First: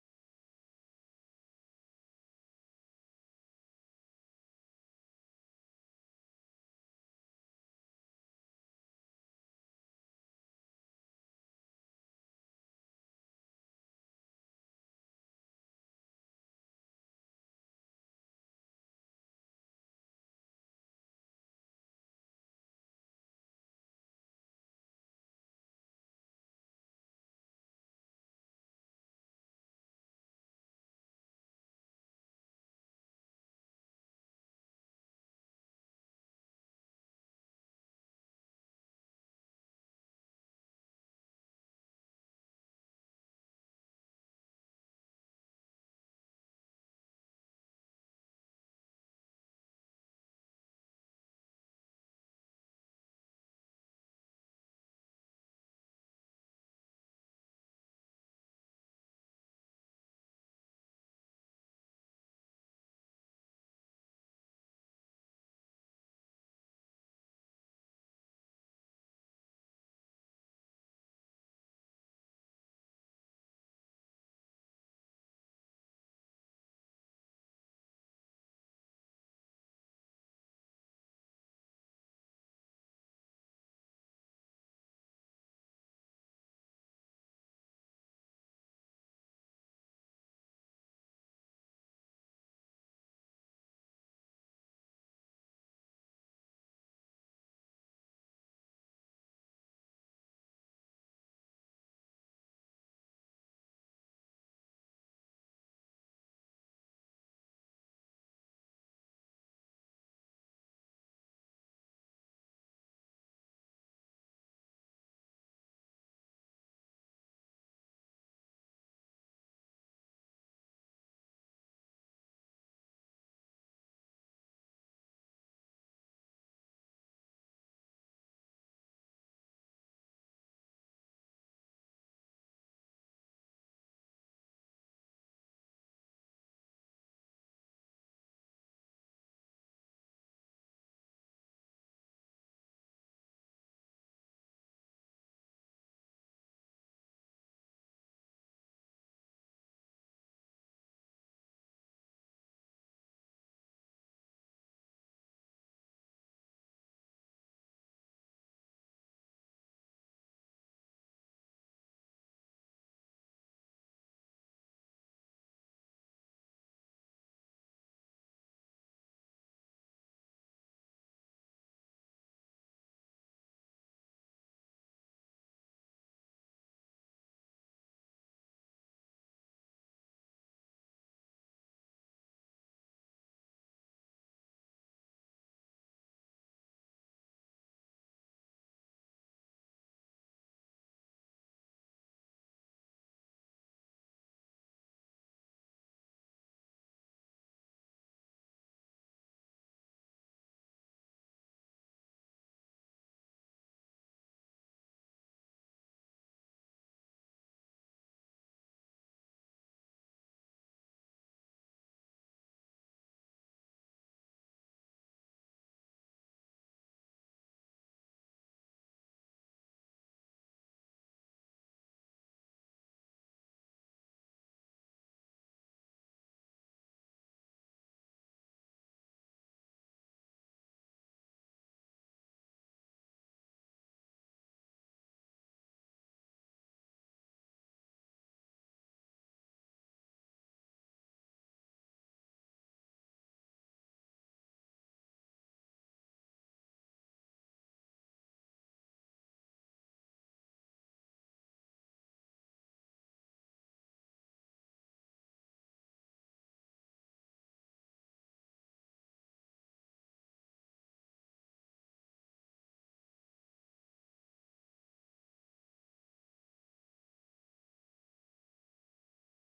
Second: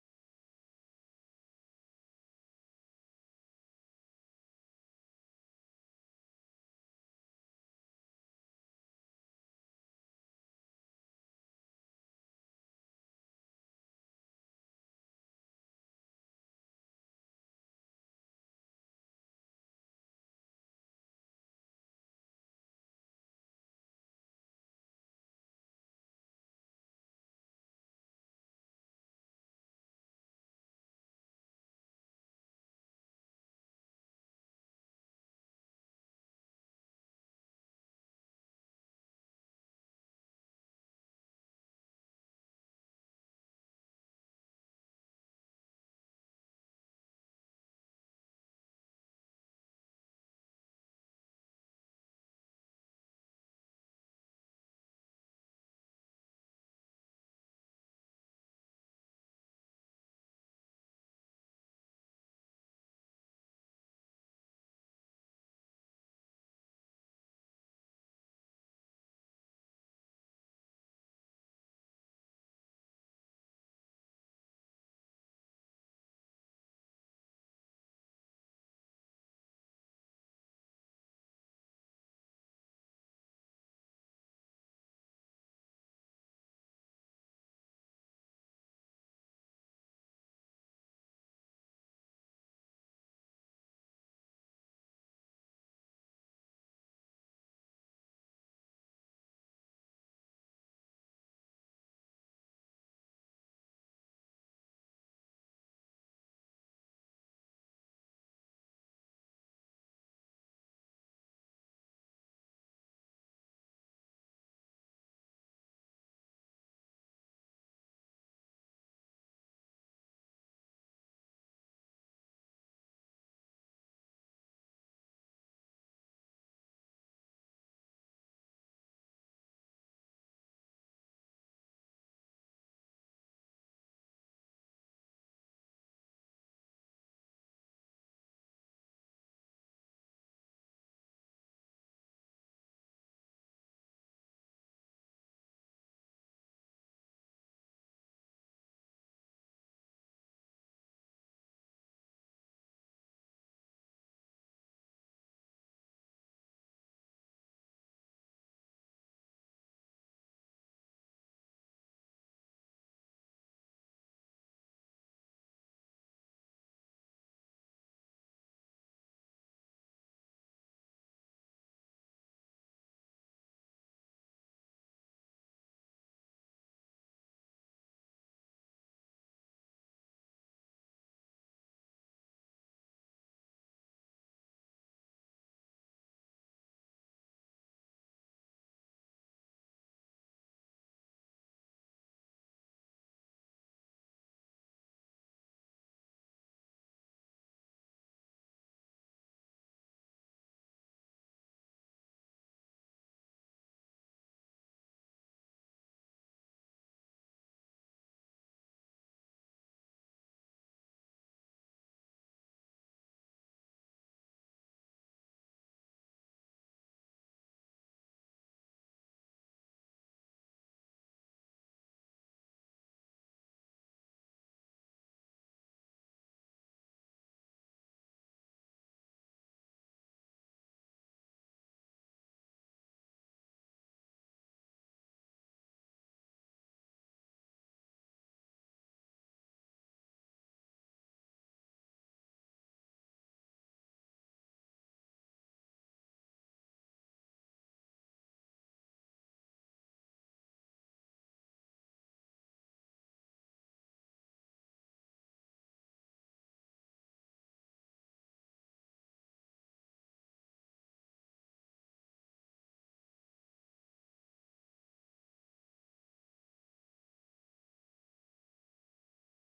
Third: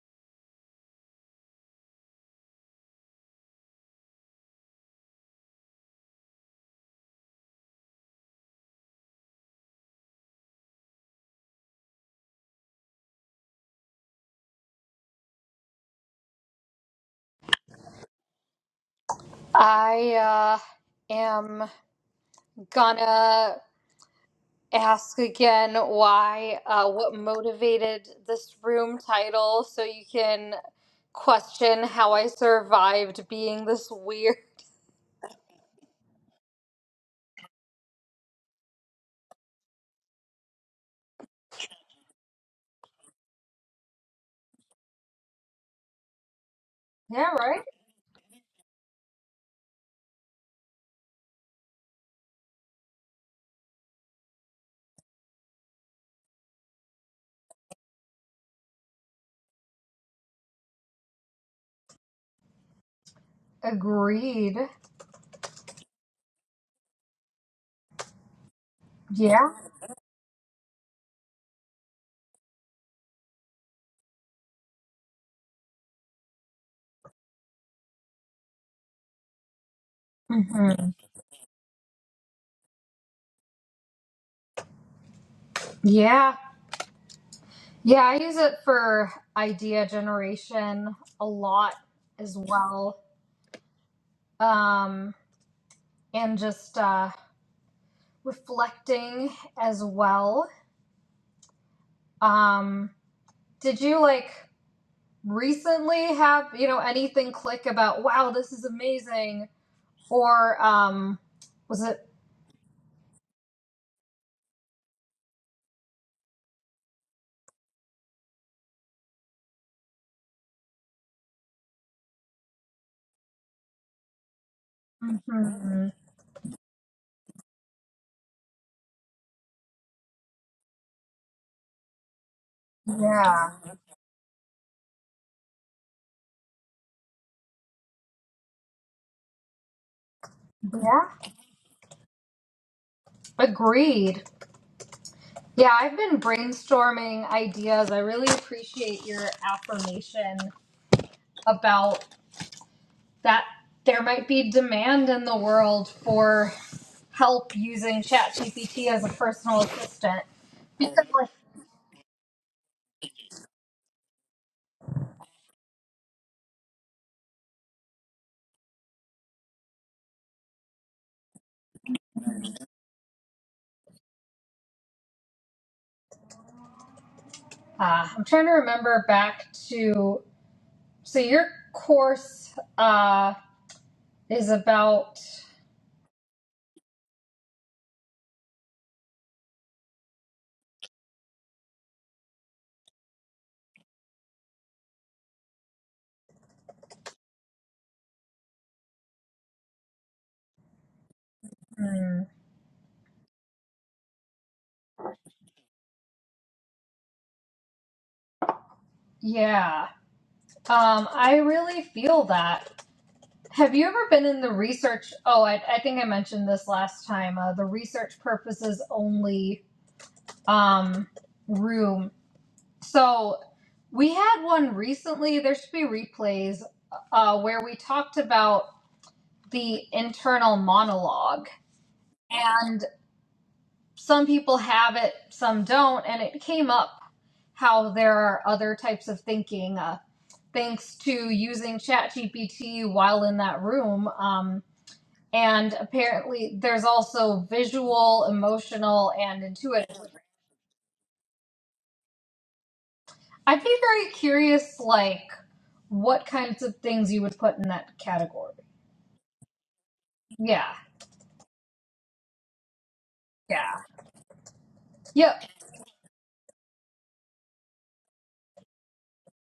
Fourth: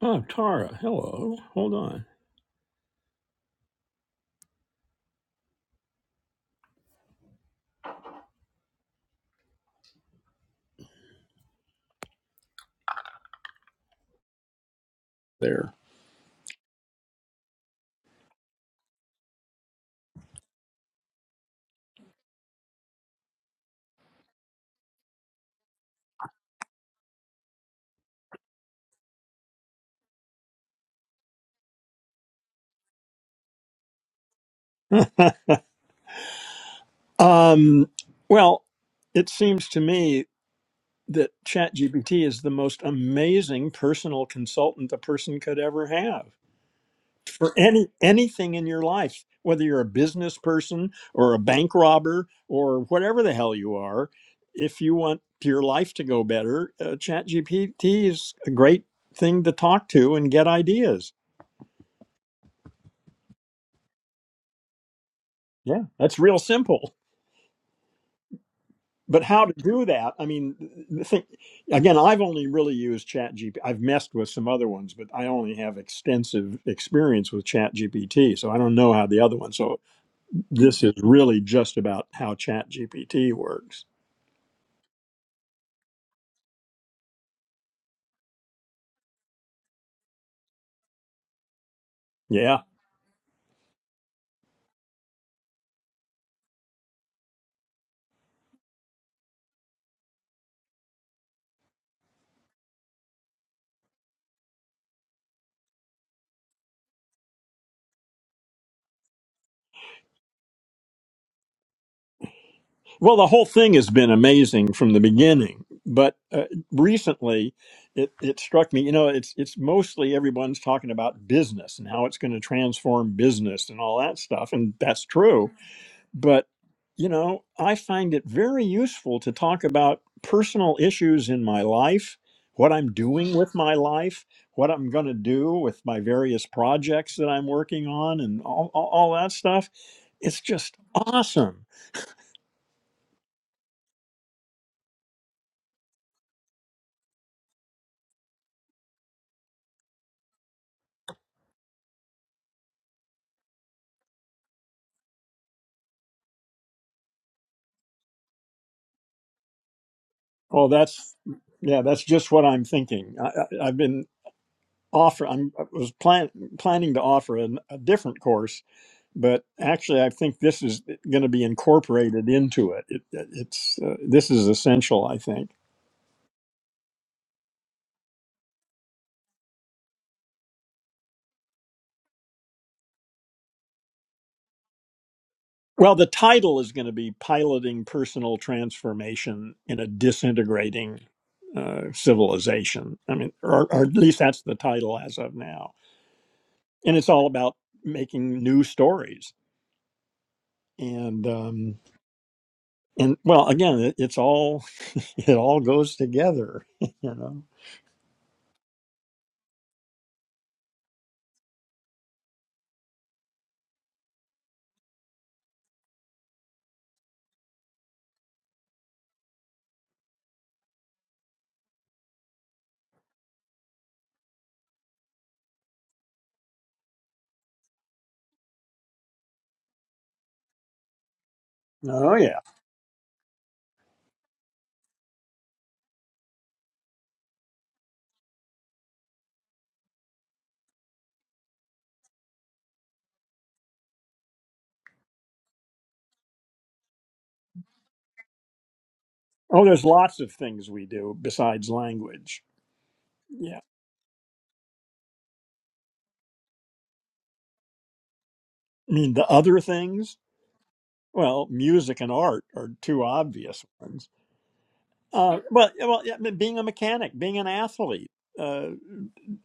Oh, Tara, hello. Hold on. I uh, am gonna ask again why, uh, what motivated this room title so you can question how I survived being this weird. Um, well, it seems to me that ChatGPT is the most amazing personal consultant a person could ever have Yeah, for right? any anything in your life, whether you're a business person or a bank robber or whatever the hell you are. If you want your life to go better, uh, ChatGPT is a great thing to talk to and get ideas. Agreed. Yeah, that's real simple. but how Yeah. to do that i mean the thing, again i've only really used ChatGPT. i've messed with some other ones but i only have extensive experience with ChatGPT. so i don't know how the other one so hmm this is really just about how ChatGPT works Yeah. Yeah, I use it for idea generation a lot as yeah well. Um, and just uh, reflecting as well. Um, Did you like recently have, you know, anything click about, wow, this is amazing? Or um was it well the whole thing has been amazing from the beginning but uh, recently it, it struck me you know it's it's mostly everyone's talking about business and how it's going to transform business and all that stuff and that's true Mhm. But, you know, I find it very useful to talk about personal issues in my life, what I'm doing Yeah. with my life, what I'm going to do with my various projects that I'm working on, and all, all, all that stuff. It's just Yeah. awesome. Agreed. Yeah, I've been brainstorming ideas. I really appreciate your affirmation about that there might be demand in the world for help using ChatGPT as a personal assistant. Oh, Because that's, like, yeah, that's just what I'm thinking. I, I, I've been offer. I'm, I was plan, planning to offer an, a different course but actually i think this is going to be incorporated into it, it it's uh, this is essential i think uh, I'm trying to remember back to. So your course uh, is about, well the title is going to be piloting personal transformation in a disintegrating uh, civilization i mean or, or at least that's the title as of now and it's all about making new stories and um hmm, and well again it, it's all it all goes together you know yeah. Um, I really feel that. Have you ever been in the research? Oh, I, I think I mentioned this last time. Uh, the research purposes only um, room. So we had one recently. There should be replays uh, where we talked about the internal monologue oh yeah some people have it, some don't, and it came up how there are other types of thinking. Uh, thanks to using ChatGPT while in that room. Um, and apparently, there's also visual, emotional, and oh there's intuitive. lots of things we do besides language Yeah. I'd be very curious, like, what kinds of things you would put in that category. I mean, the other things, Yeah, well, music and art are two obvious yeah, ones. Uh, yep. but yeah, well, yeah, I mean, being a mechanic, being an athlete, uh,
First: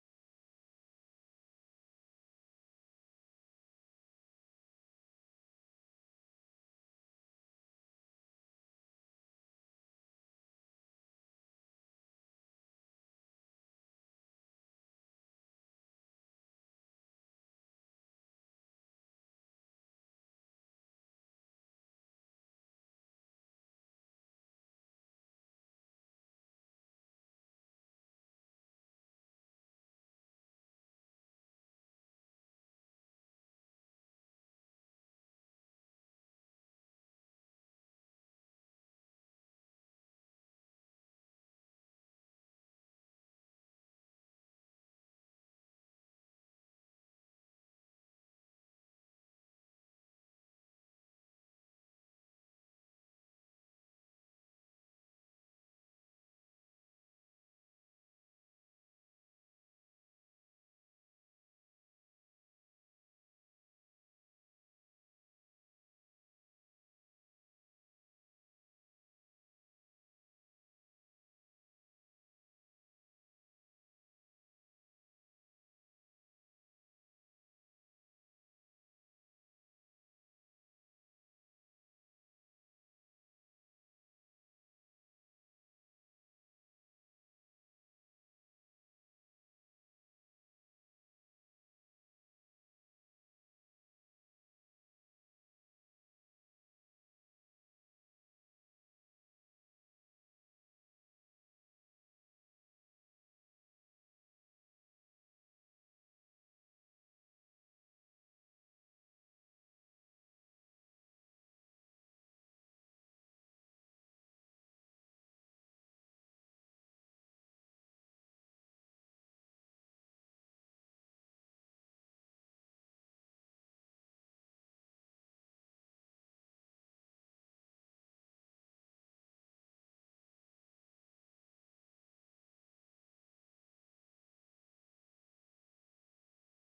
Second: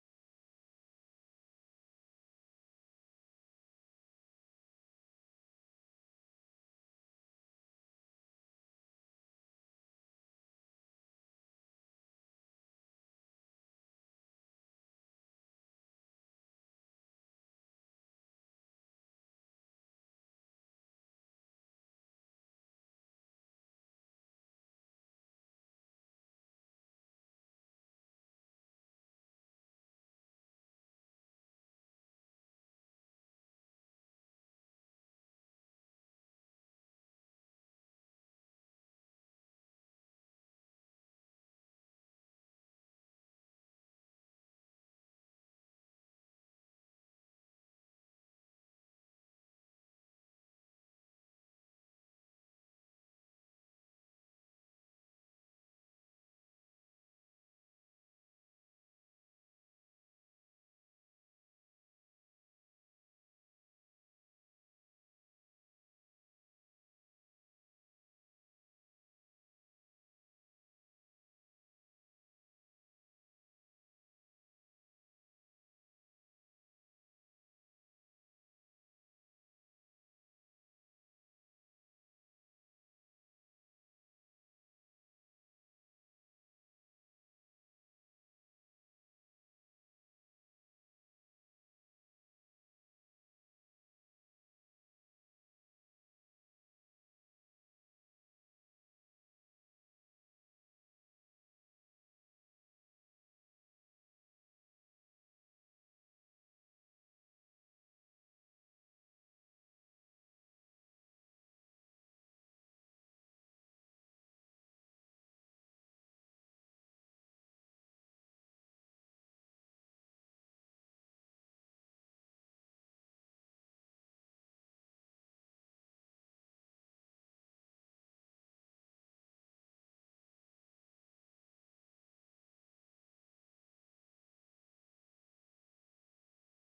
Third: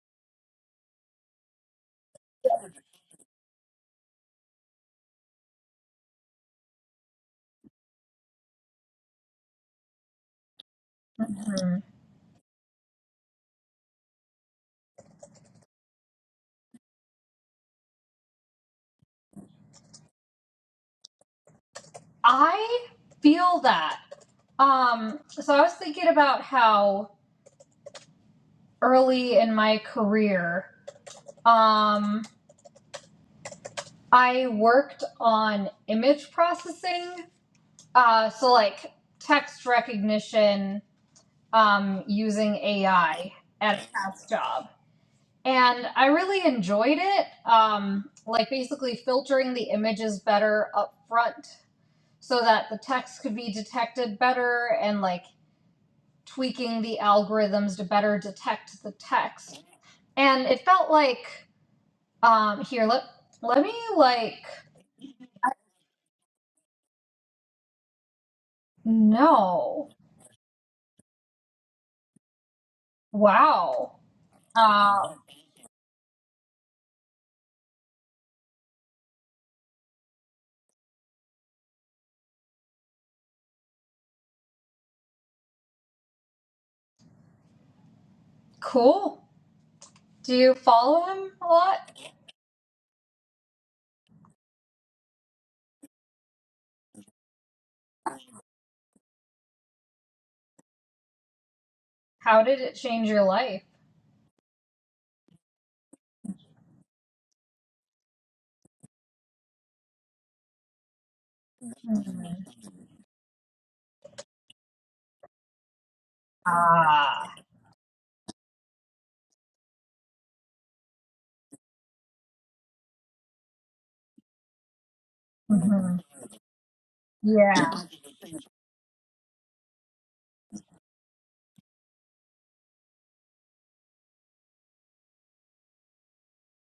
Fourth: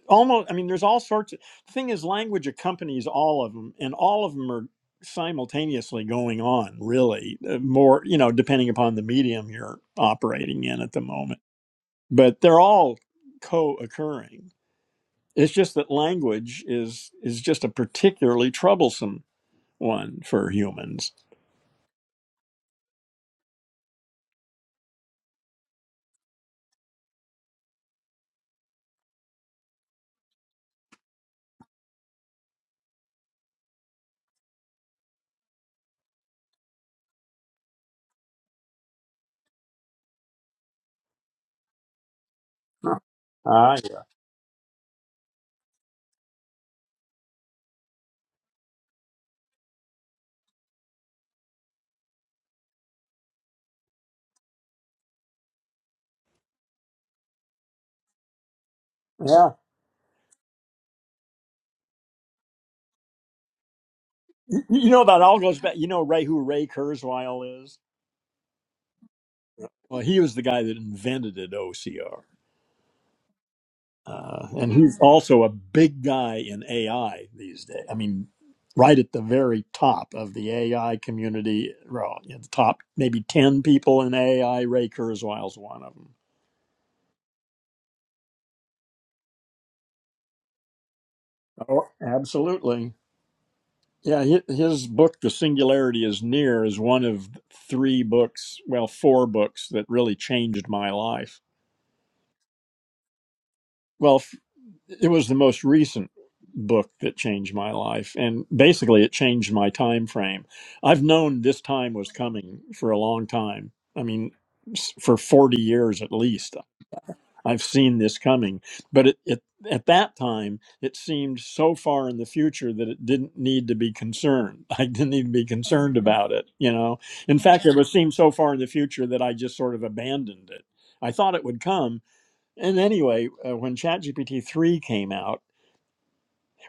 almost. I mean, there's all sorts of the thing is language accompanies all of them, and all of them are simultaneously going on. Really, uh, more you know, depending upon the medium you're operating in at the moment, Mhm. but they're all co-occurring. It's just that language is is just a particularly troublesome one for humans. I feel that. Um, so I was thinking about how early in my career. Um, I worked on image processing, uh, so like text recognition um, using Ah, AI Ah, at a past job. And I really enjoyed it, um, like basically filtering the images better up front so that the text could be detected better and like tweaking the algorithms to better detect the Yeah. text. And it felt like Um, here, let let me like You, you know that all goes back. You know Ray who Ray Kurzweil is? no. Well, he was the guy that invented OCR. Wow. Uh, and he's Um, also a big guy in AI these days. I mean, right at the very top of the AI community, well, in the top maybe 10 people in AI, Ray Kurzweil's one of them. cool. Do you follow him a Oh, lot? absolutely. Yeah, hi- his book, The Singularity is Near, is one of three books, well, four books that really changed my life How did it change your life? Well, f- it was the most recent book that changed my life, and basically, it changed my time frame. I've known this time was Mhm. coming for a long time. I mean, s- for forty years at least, Ah. I've seen this coming. But it, it at that time, it seemed so far in the future that it didn't need to be concerned. I didn't even be concerned hmm about it. You know, in Yeah. fact, it was seemed so far in the future that I just sort of abandoned it. I thought it would come, and anyway, uh, when ChatGPT 3 came out,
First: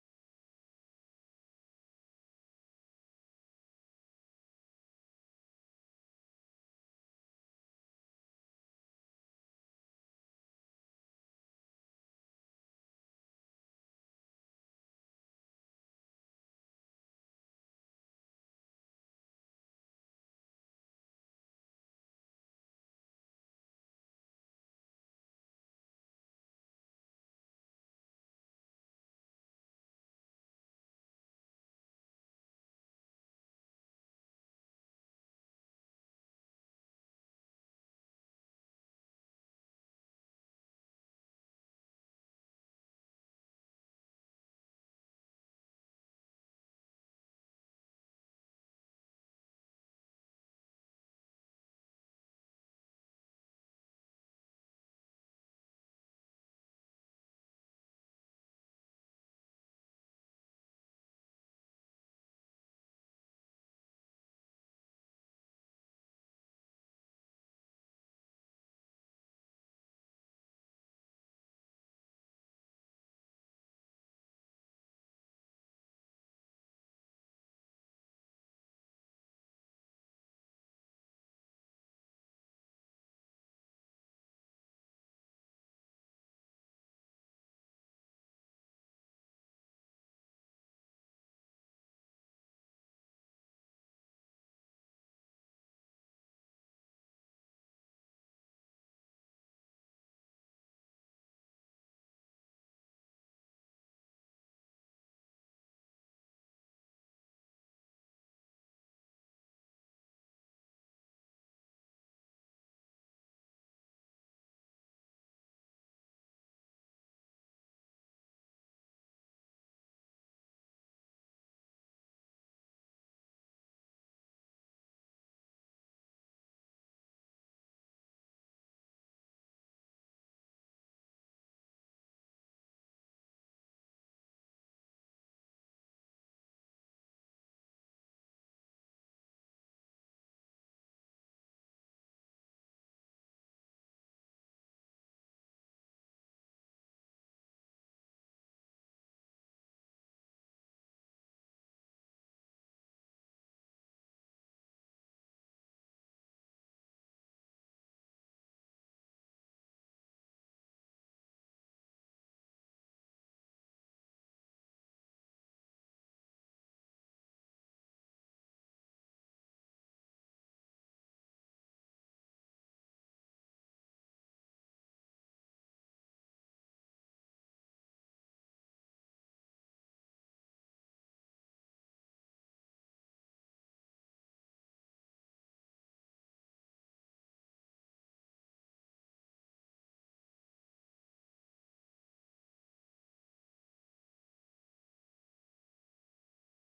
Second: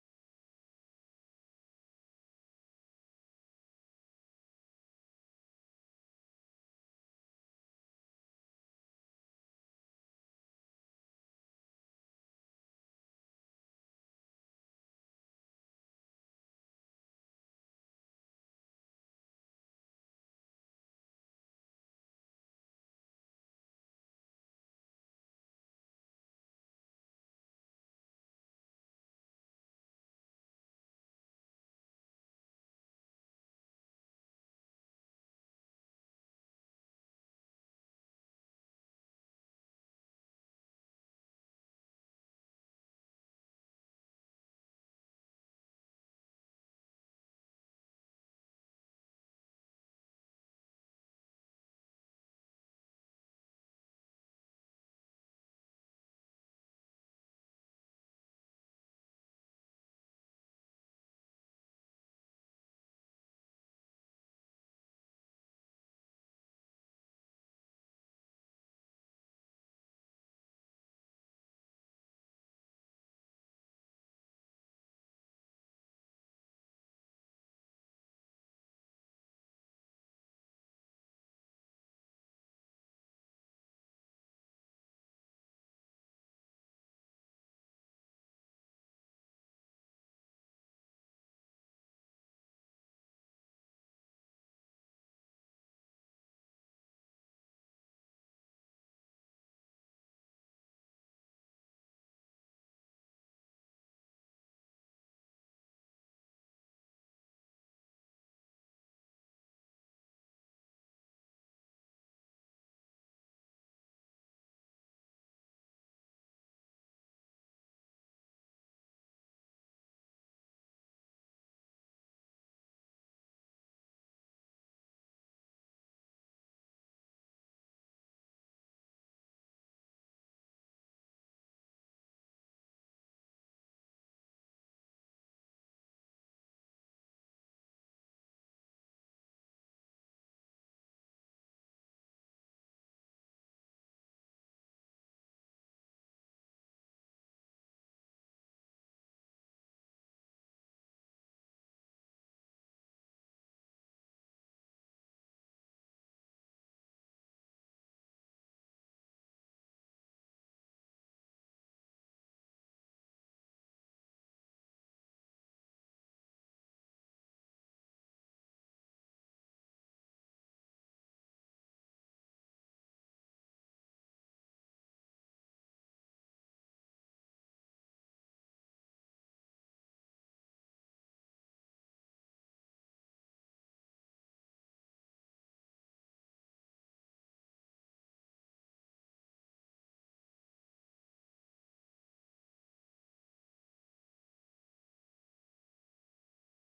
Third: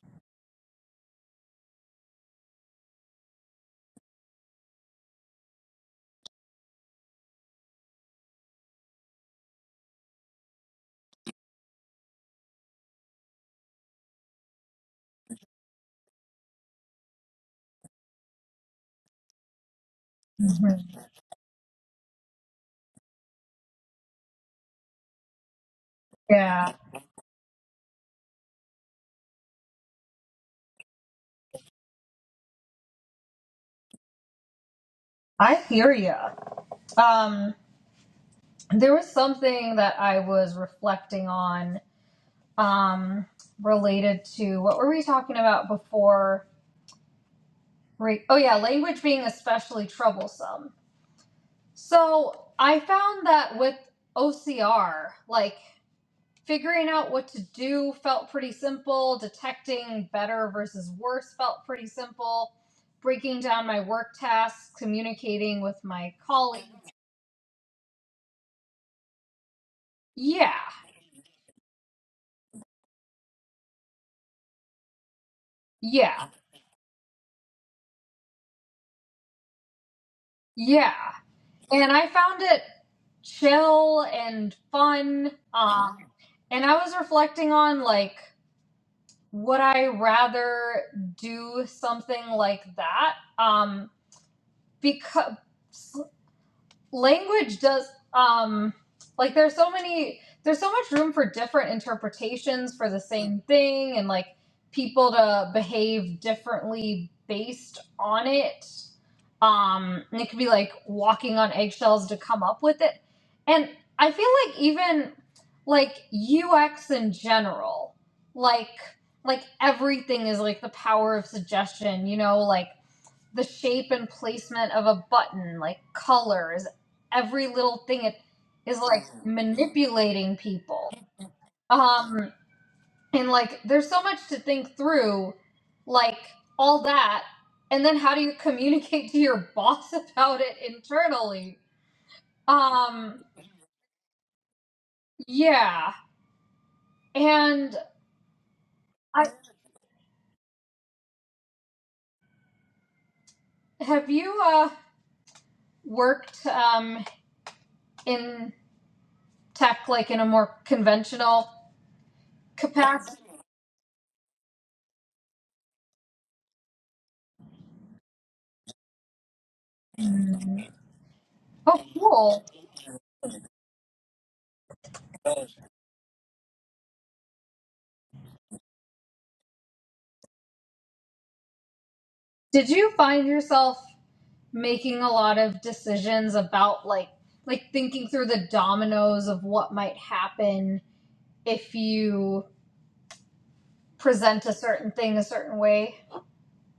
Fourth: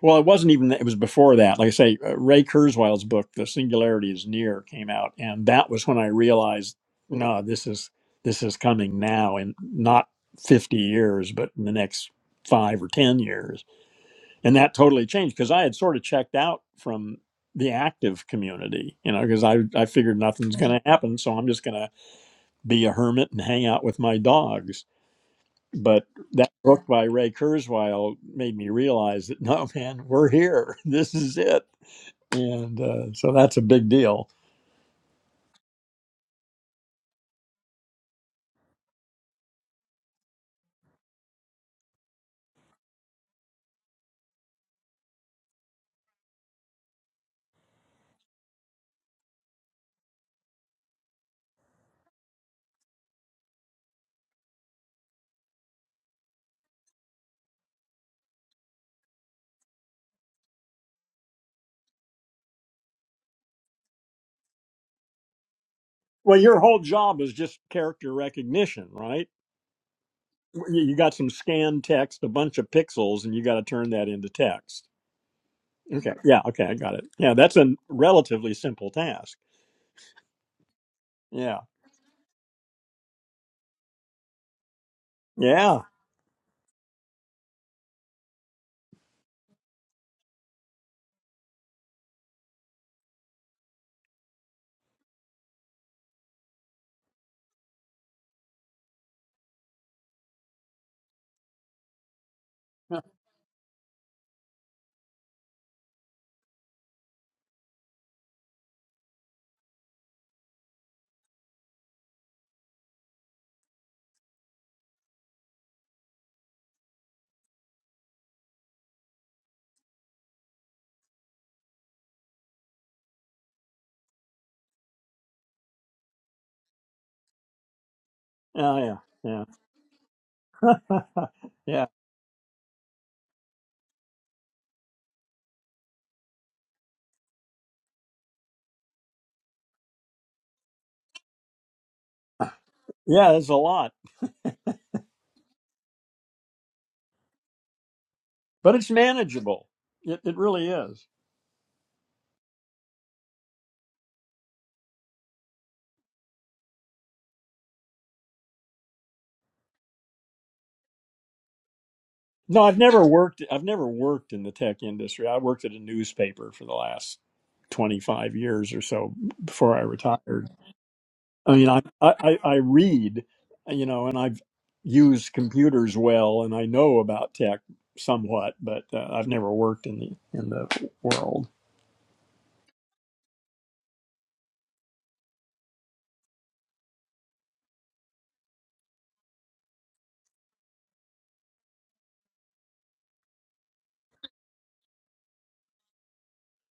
well, it wasn't even, it was before that. Like I say, uh, Ray Kurzweil's book, The Singularity is Near, came out. And that was when I realized, no, this is, this is coming now and not 50 years, but in the next five or 10 years. And that totally changed because I had sort of checked out from the active community, you know, because I, I figured nothing's going hmm to happen. So I'm just going to be a hermit and hang out with my dogs but that Yeah. book by Ray Kurzweil made me realize that no, man, we're here. This is it. And uh, so that's a big deal. I hear you. Um, there was something that I was reflecting on, um, related to what were we talking about before? Re- oh yeah, language being especially troublesome So I found that with OCR, like figuring out what to do felt pretty simple, detecting better versus worse felt pretty simple, breaking down my work tasks, communicating with my Well, your colleagues. whole job is just character recognition, right? Yeah, You you got some scanned text, a bunch of pixels, and you got to turn that into text. Okay. yeah, Yeah. Okay. I got it. Yeah. That's a relatively simple task. yeah. Yeah. And I found it chill and fun. Yeah. Um, and I was reflecting on like, would I rather do something like that? Um, because language does um like there's so many there's so much room for different interpretations for the same thing and like people to behave differently based on it um and it could be like walking on eggshells to come up with it and i feel like even like ux in general like like everything is like the power of suggestion you know like the shape and placement of a button, like colors, every little thing it is Oh, like yeah. Yeah. manipulating people. yeah. Um and like there's so much to think through like all that and then how do you communicate to your boss about it internally? Um Yeah. It's a lot, yeah. And but it's I manageable. It, it really is. have you uh worked um in tech like in a more conventional No, I've never capacity? worked. I've never worked in the tech industry. I worked at a newspaper for the last twenty five years or so before I retired. I mean, I, Oh I cool. I I read, you know, and I've used computers well, and I know about tech somewhat, but uh, I've never worked in the in the world. Did you find yourself making a lot of decisions about like like thinking through the dominoes of what might happen if you present a certain thing a certain way?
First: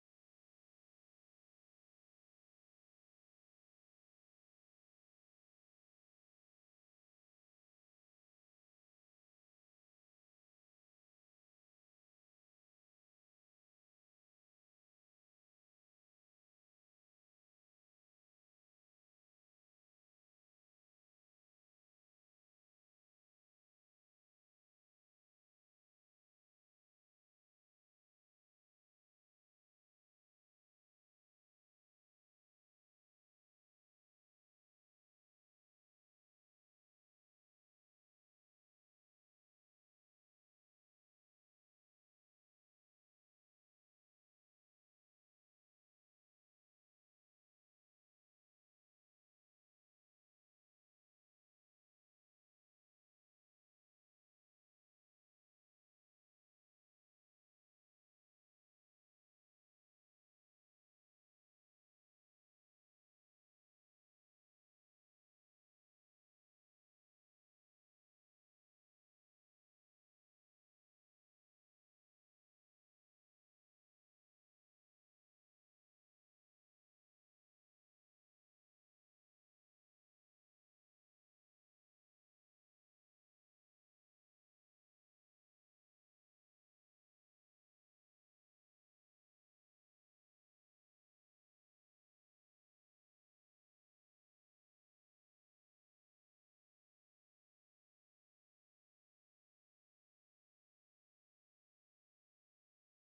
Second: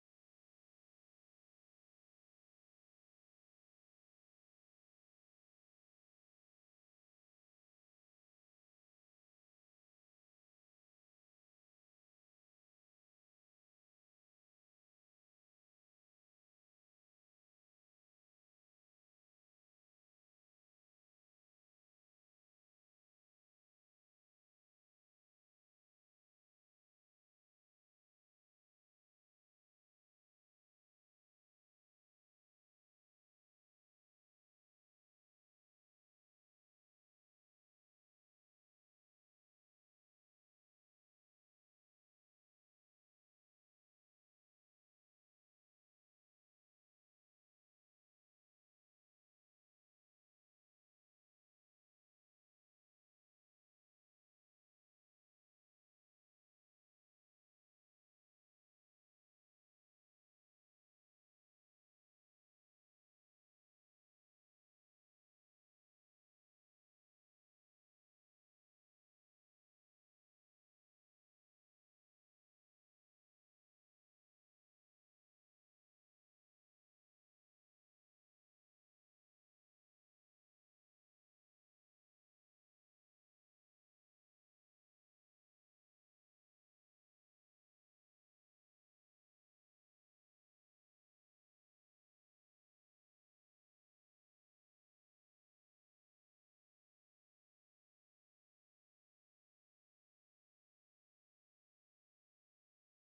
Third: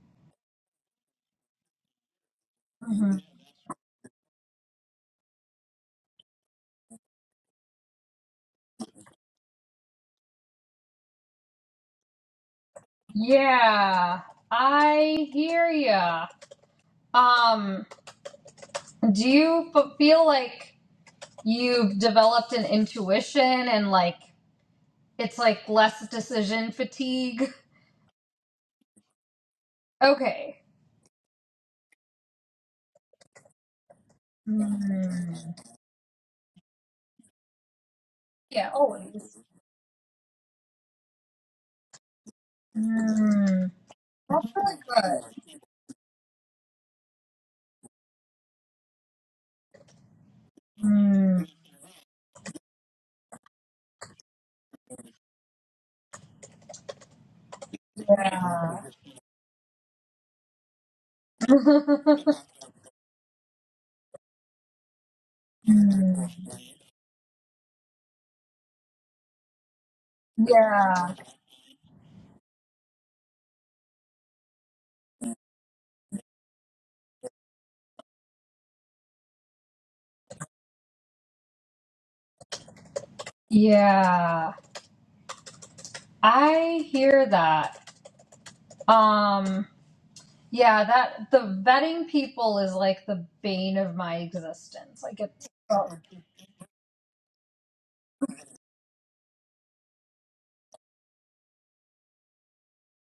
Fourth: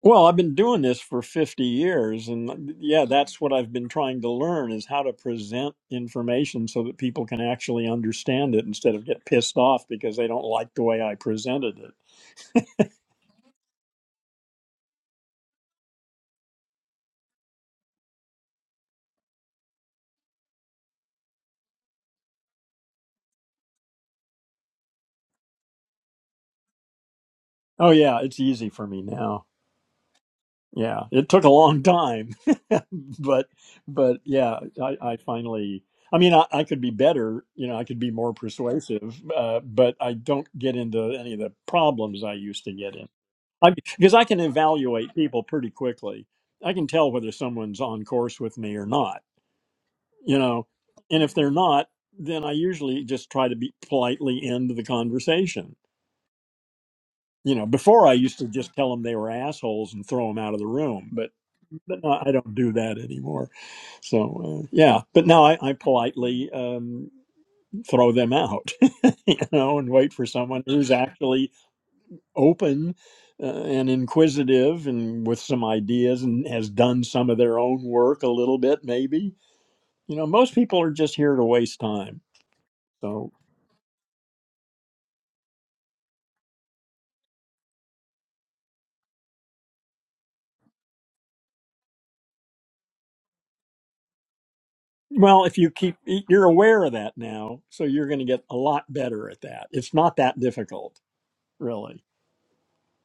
Well, I've been doing this for 50 years and yeah, Mhm. that's what I've been trying to learn is how to present information so that people can actually understand it instead of get pissed off because they don't like the way I presented it. Yeah, I hear ya. Um, do you f- feel like you've developed an intuition and like it's like less decision fatigue? Oh yeah, it's easy for me now. Okay. Yeah, it took a long time, but but yeah, I, I Mm. finally. I mean, I, I could be better. You know, I could be more Yeah, persuasive, always. uh, but I don't get into any of the problems I used to get Mm-hmm. I, because I can That's evaluate really good. people pretty quickly. I can tell whether someone's on course with me or not, you know. And if Mm, they're not, then I usually just try to be politely end the conversation. You know, before I used to just yeah. tell them they were assholes and throw them out of the room, but but no, I don't do that anymore. So uh, yeah, but now I, I Mm, politely um, throw them out, you know, and wait for someone who's yeah. actually open uh, and inquisitive and with some ideas and has done some of their own work a little bit maybe you know most people are just here to waste time so Yeah. I hear that. Um yeah, that the vetting people is like the bane of my existence. Like well it's if you keep oh, you're aware of that now so you're going to get a lot better at that it's not that difficult really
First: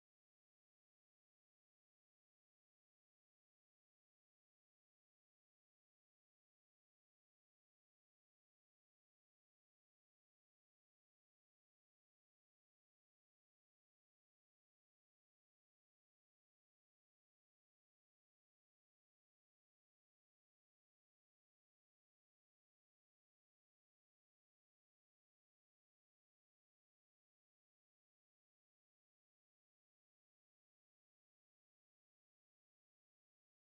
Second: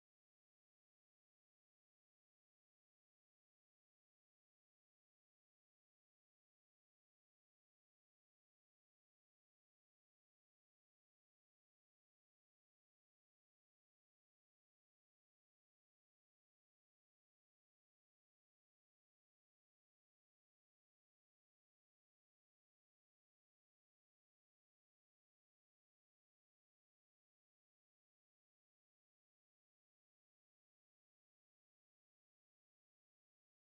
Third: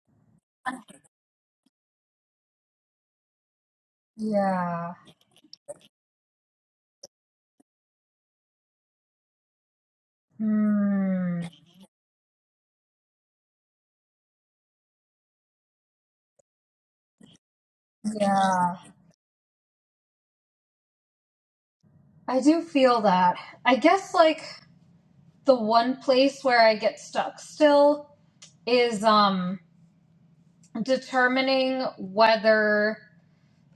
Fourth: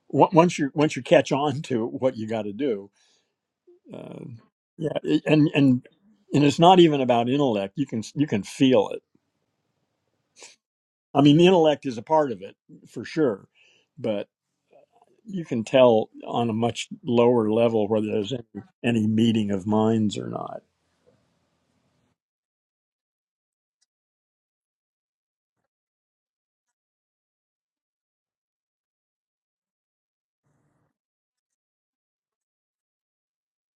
Wa- once you once you catch on to what you got to do uh, yeah yeah. it- and and and it's not even about intellect you can you can feel it i mean the Mm, intellect is a part of it for sure but. you can tell on a much lower level whether there's any, yeah. any meeting of minds or not. I do feel that. I guess like the one place where I get stuck still is um determining whether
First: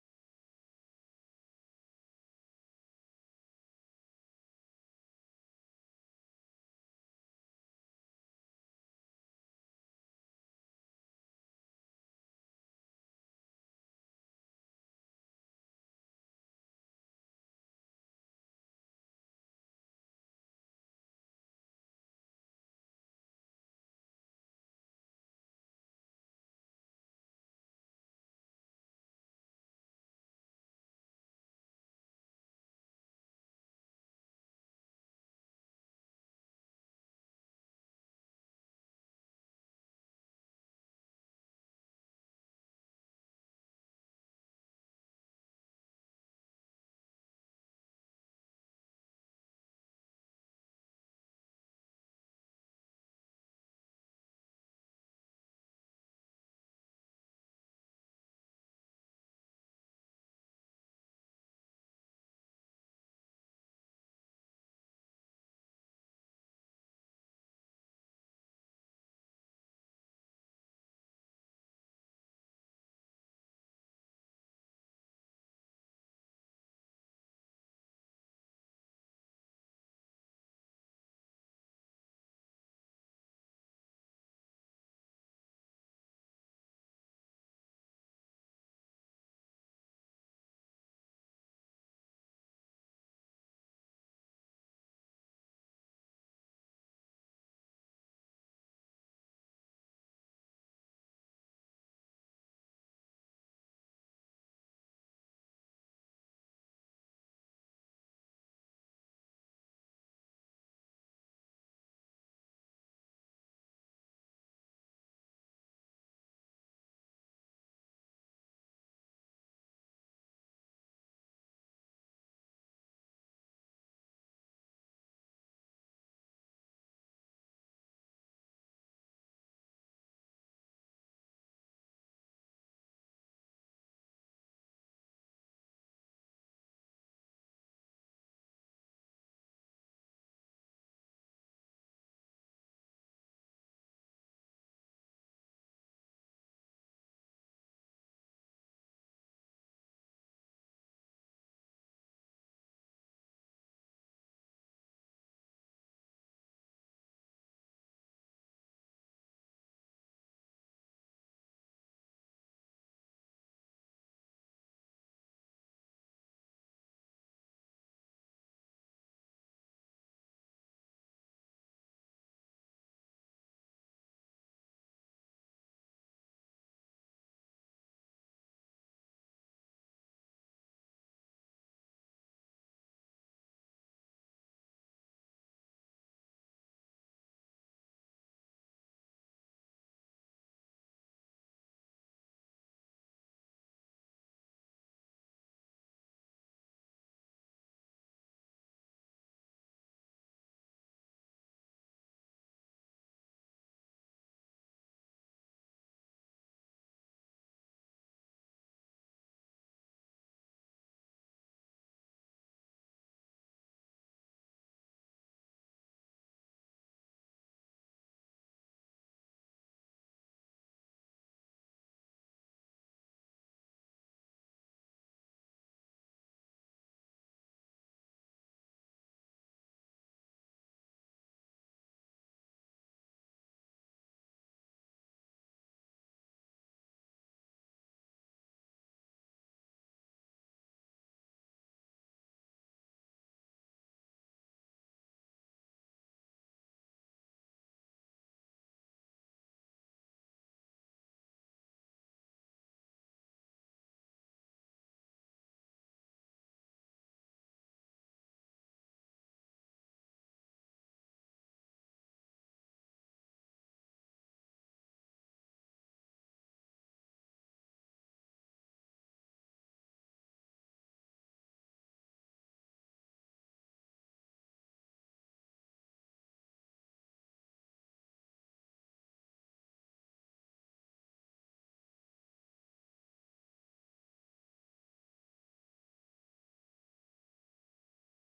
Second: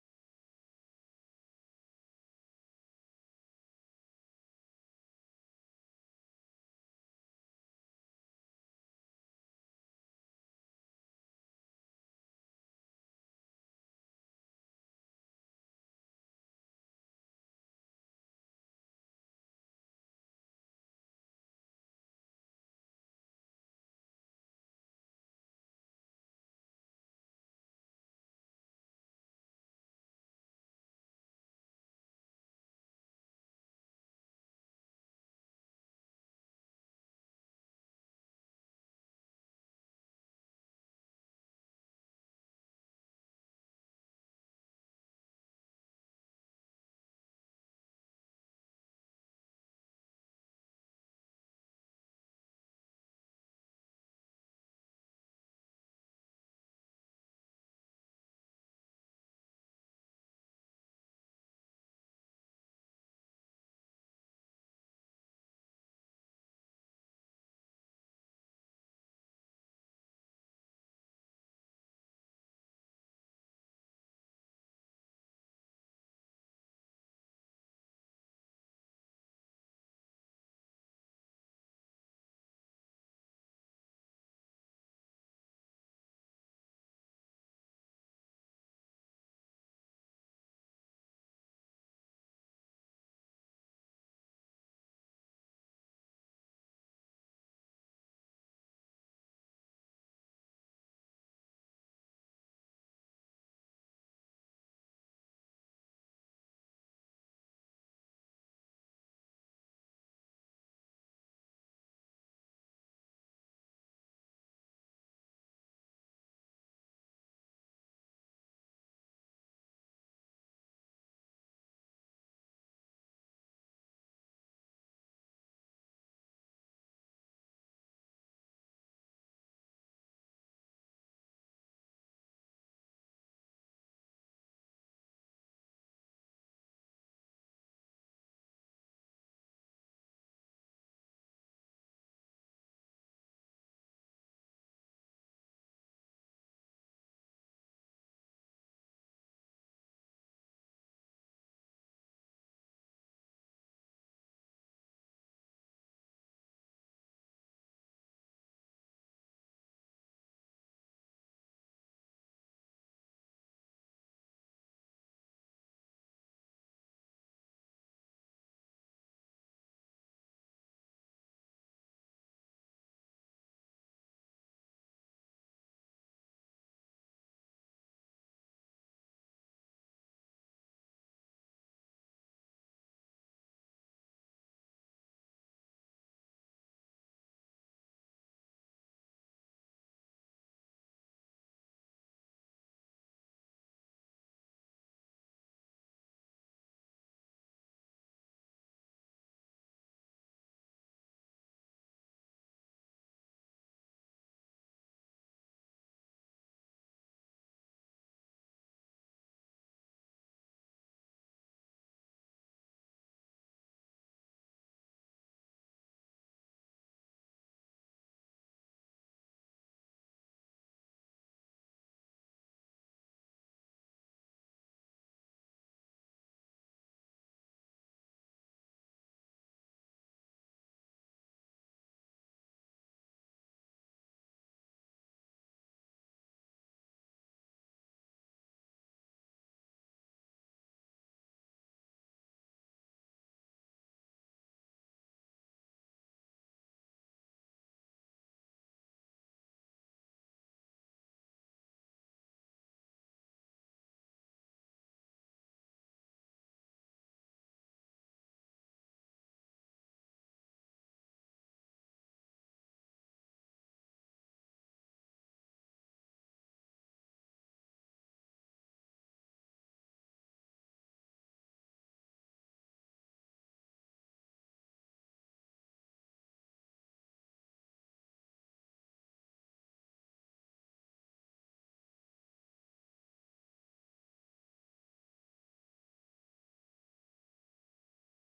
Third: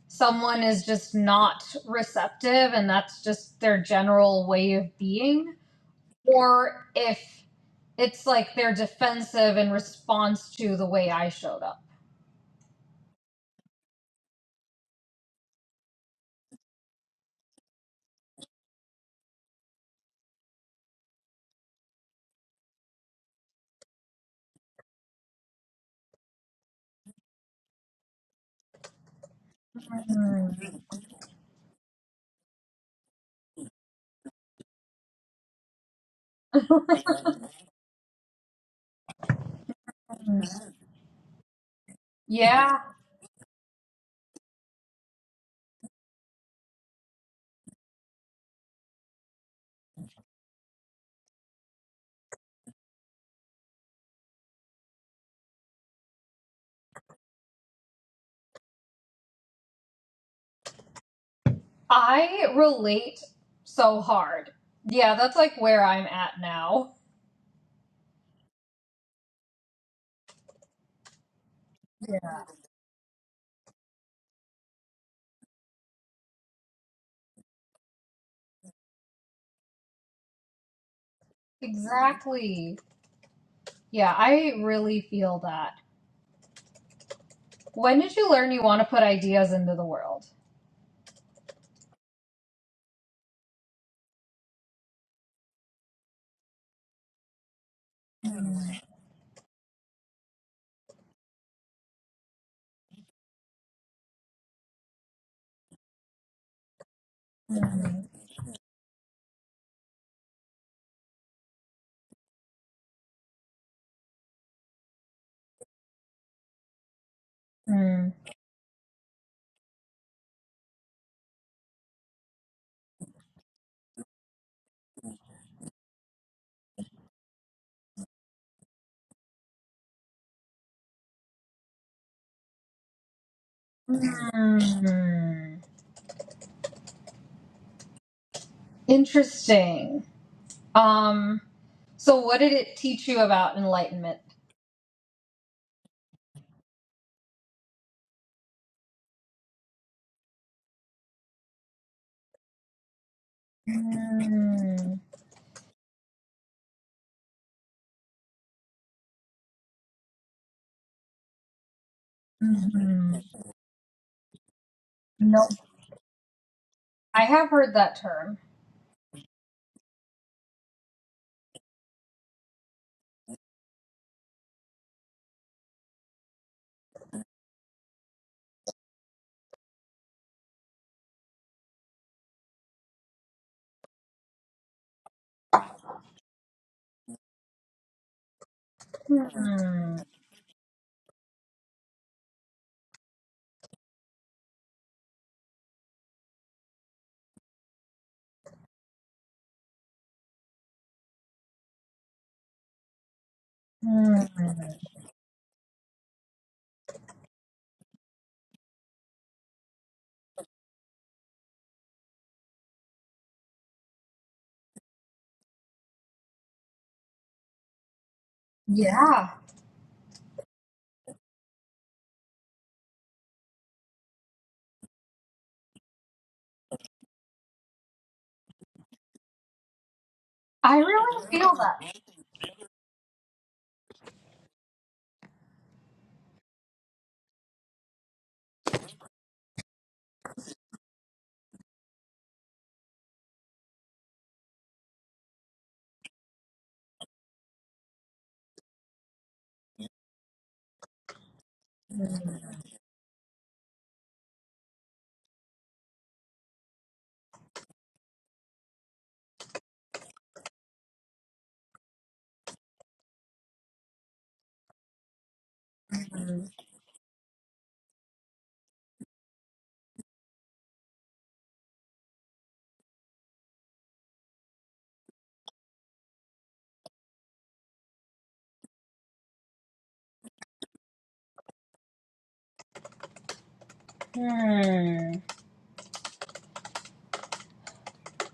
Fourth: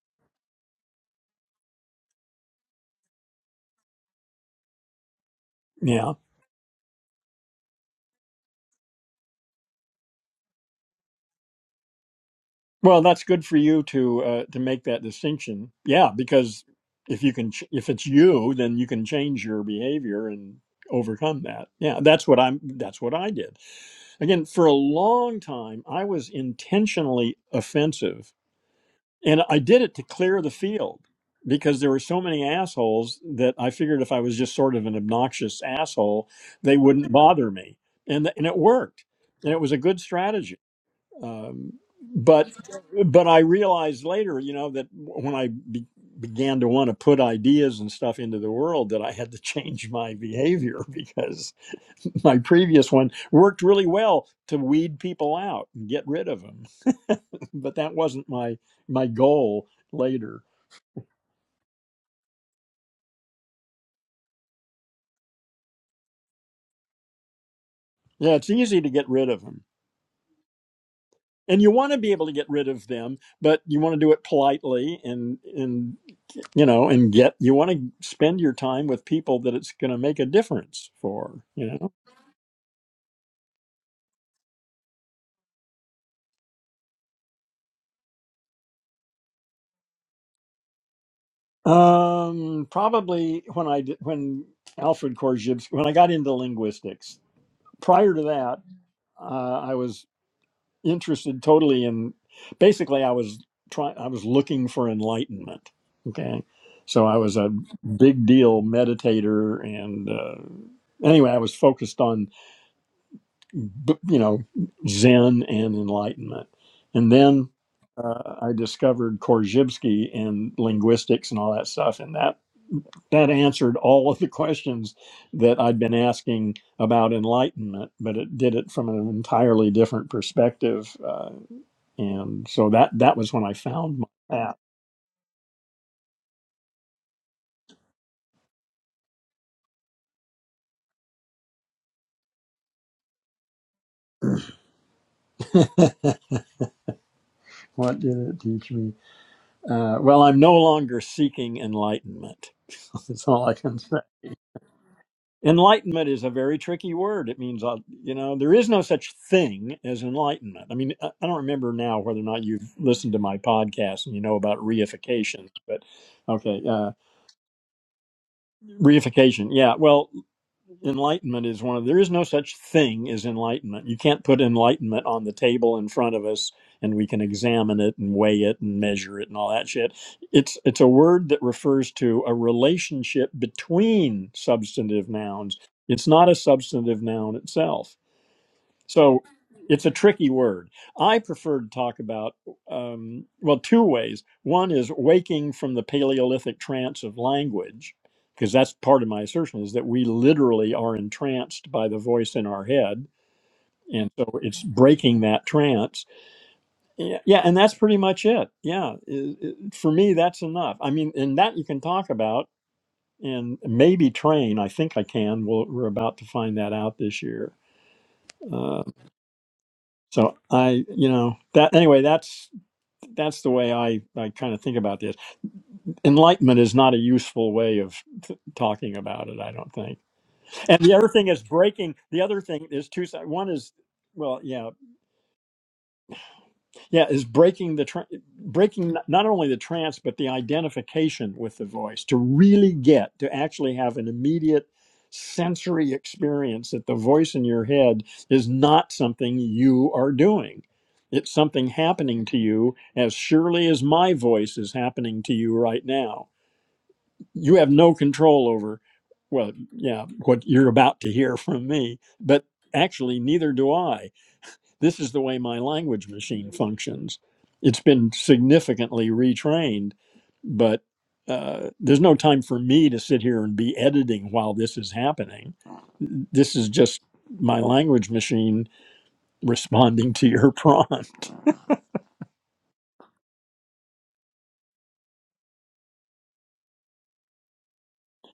someone is just not receptive and that's just their general way of being, Yeah. or if it's like they're defensive in response to the way I showed up. Well, that's good for you to uh, to make that distinction. Yeah, because if you can, ch- if it's you, then you can change your behavior and overcome that. Yeah, that's what I'm. That's what I did. Again, for a long time, I was intentionally offensive And I did it to clear the Mhm. field because there were so many assholes that I figured if I was just sort of an obnoxious asshole, they wouldn't bother me. And th- and it worked. And it was a good strategy. Um, but Yeah, but I realized later, you know, that when I be, began to want to put ideas and stuff into the world, that I had to change my behavior because. my previous one worked really well to weed people out and get rid of them but that wasn't my my goal later I relate so hard. Yeah, that's like where I'm at now. yeah it's easy to get rid of them and you want to be Yeah. able to get rid of them but you want to do it politely and and you know and get you want to spend your time with people that it's going to make a difference for you know Exactly. Yeah, I really feel that. When did you learn you want to put ideas into the world? um probably when i did, when alfred korzybski when i got into linguistics prior to that uh, I was interested totally in basically i was trying i was looking for enlightenment okay so i was a big deal meditator and uh, anyway i was focused on b- you know zen and enlightenment and then Mm. uh, i discovered korzybski and linguistics and all that stuff and that that answered all of the questions that i'd been asking about enlightenment but it did it from an entirely different perspective Uh, and so that that was when I found my path. Mm. Interesting. Um, so what did it teach you about enlightenment? What did it teach me? Uh, well, I'm no longer seeking enlightenment. That's all I can say. Mm, Enlightenment is a very tricky word. It means, uh, you know, there is no such thing as enlightenment. I mean, I I don't remember now whether or not you've listened to mhm. my podcast and you know about No, reification, but okay. uh, I have heard that term. reification yeah well enlightenment is one of there is no such thing as enlightenment you can't put enlightenment on the table in front of us and we can examine it and weigh it and measure it and all that shit it's it's a word that refers to a relationship between substantive nouns it's not a substantive noun itself so it's a Mm, tricky word. I prefer to talk about, um, well, two ways. One is waking from the Paleolithic trance of language, because that's part of my assertion is that we literally are entranced by the voice in our head. And so mm. it's breaking that trance. Yeah, yeah, and that's pretty much it. Yeah, it- it- for me, that's enough. I mean, and that you can talk about and maybe train. I think I can. We'll, we're about to find that out this year. uh, Yeah, So I, you know, that anyway, that's that's the way I I kind of think about this. Enlightenment is not a useful way of t- talking about it, I don't think. I And the other really thing is feel that. breaking. The other thing is two. sides. One is, well, yeah. Yeah, is breaking the tra- breaking n- not only the trance but the identification with the voice to really get to actually have an immediate sensory experience that the voice in your head is not something you are doing. It's something happening to you as surely as my voice is happening to you right now. You have no control over well, yeah, what you're about to hear from me, but actually neither do I this is the way my language machine functions. It's been significantly retrained, but uh, there's no time for me to sit here and be editing while this is happening. This is just my language machine responding to your prompt. Mm.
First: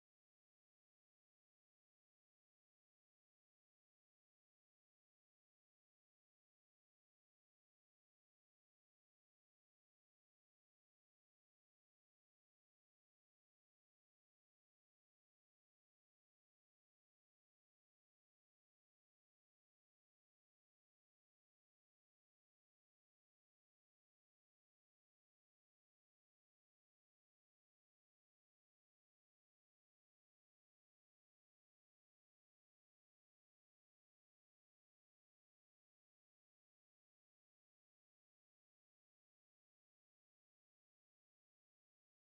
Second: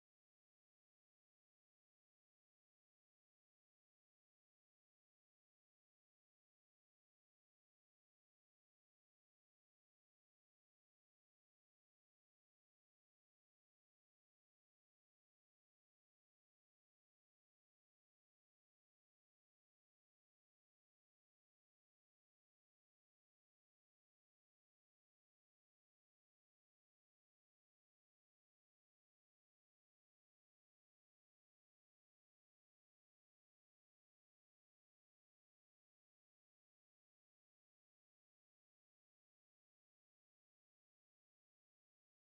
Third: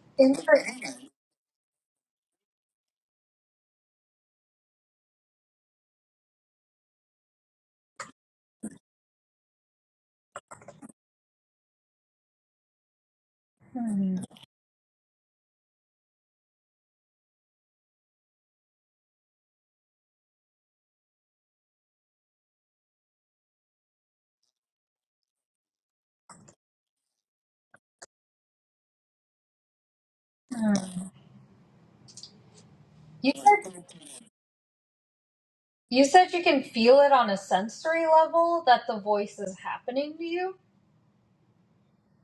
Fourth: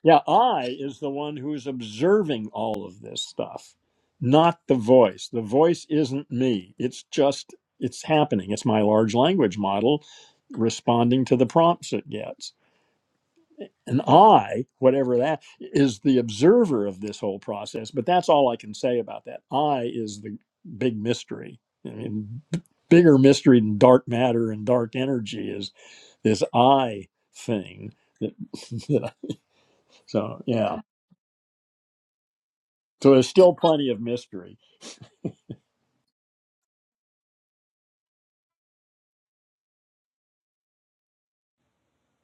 Yeah, I is Interesting. the one who's observing all of this stuff, not the voice. The voice isn't me. It's just, it's happening. It's my large language model responding to the prompts it gets. and Mm, I, whatever that is, the observer of this whole process. But that's all I can say about that. I is the big mystery. I mean, b- bigger mystery than dark matter and dark energy is this I thing. That, that I- so yeah, mm. so there's You still said plenty of mystery. you said you can feel it on a sensory level that the voice is happening to you.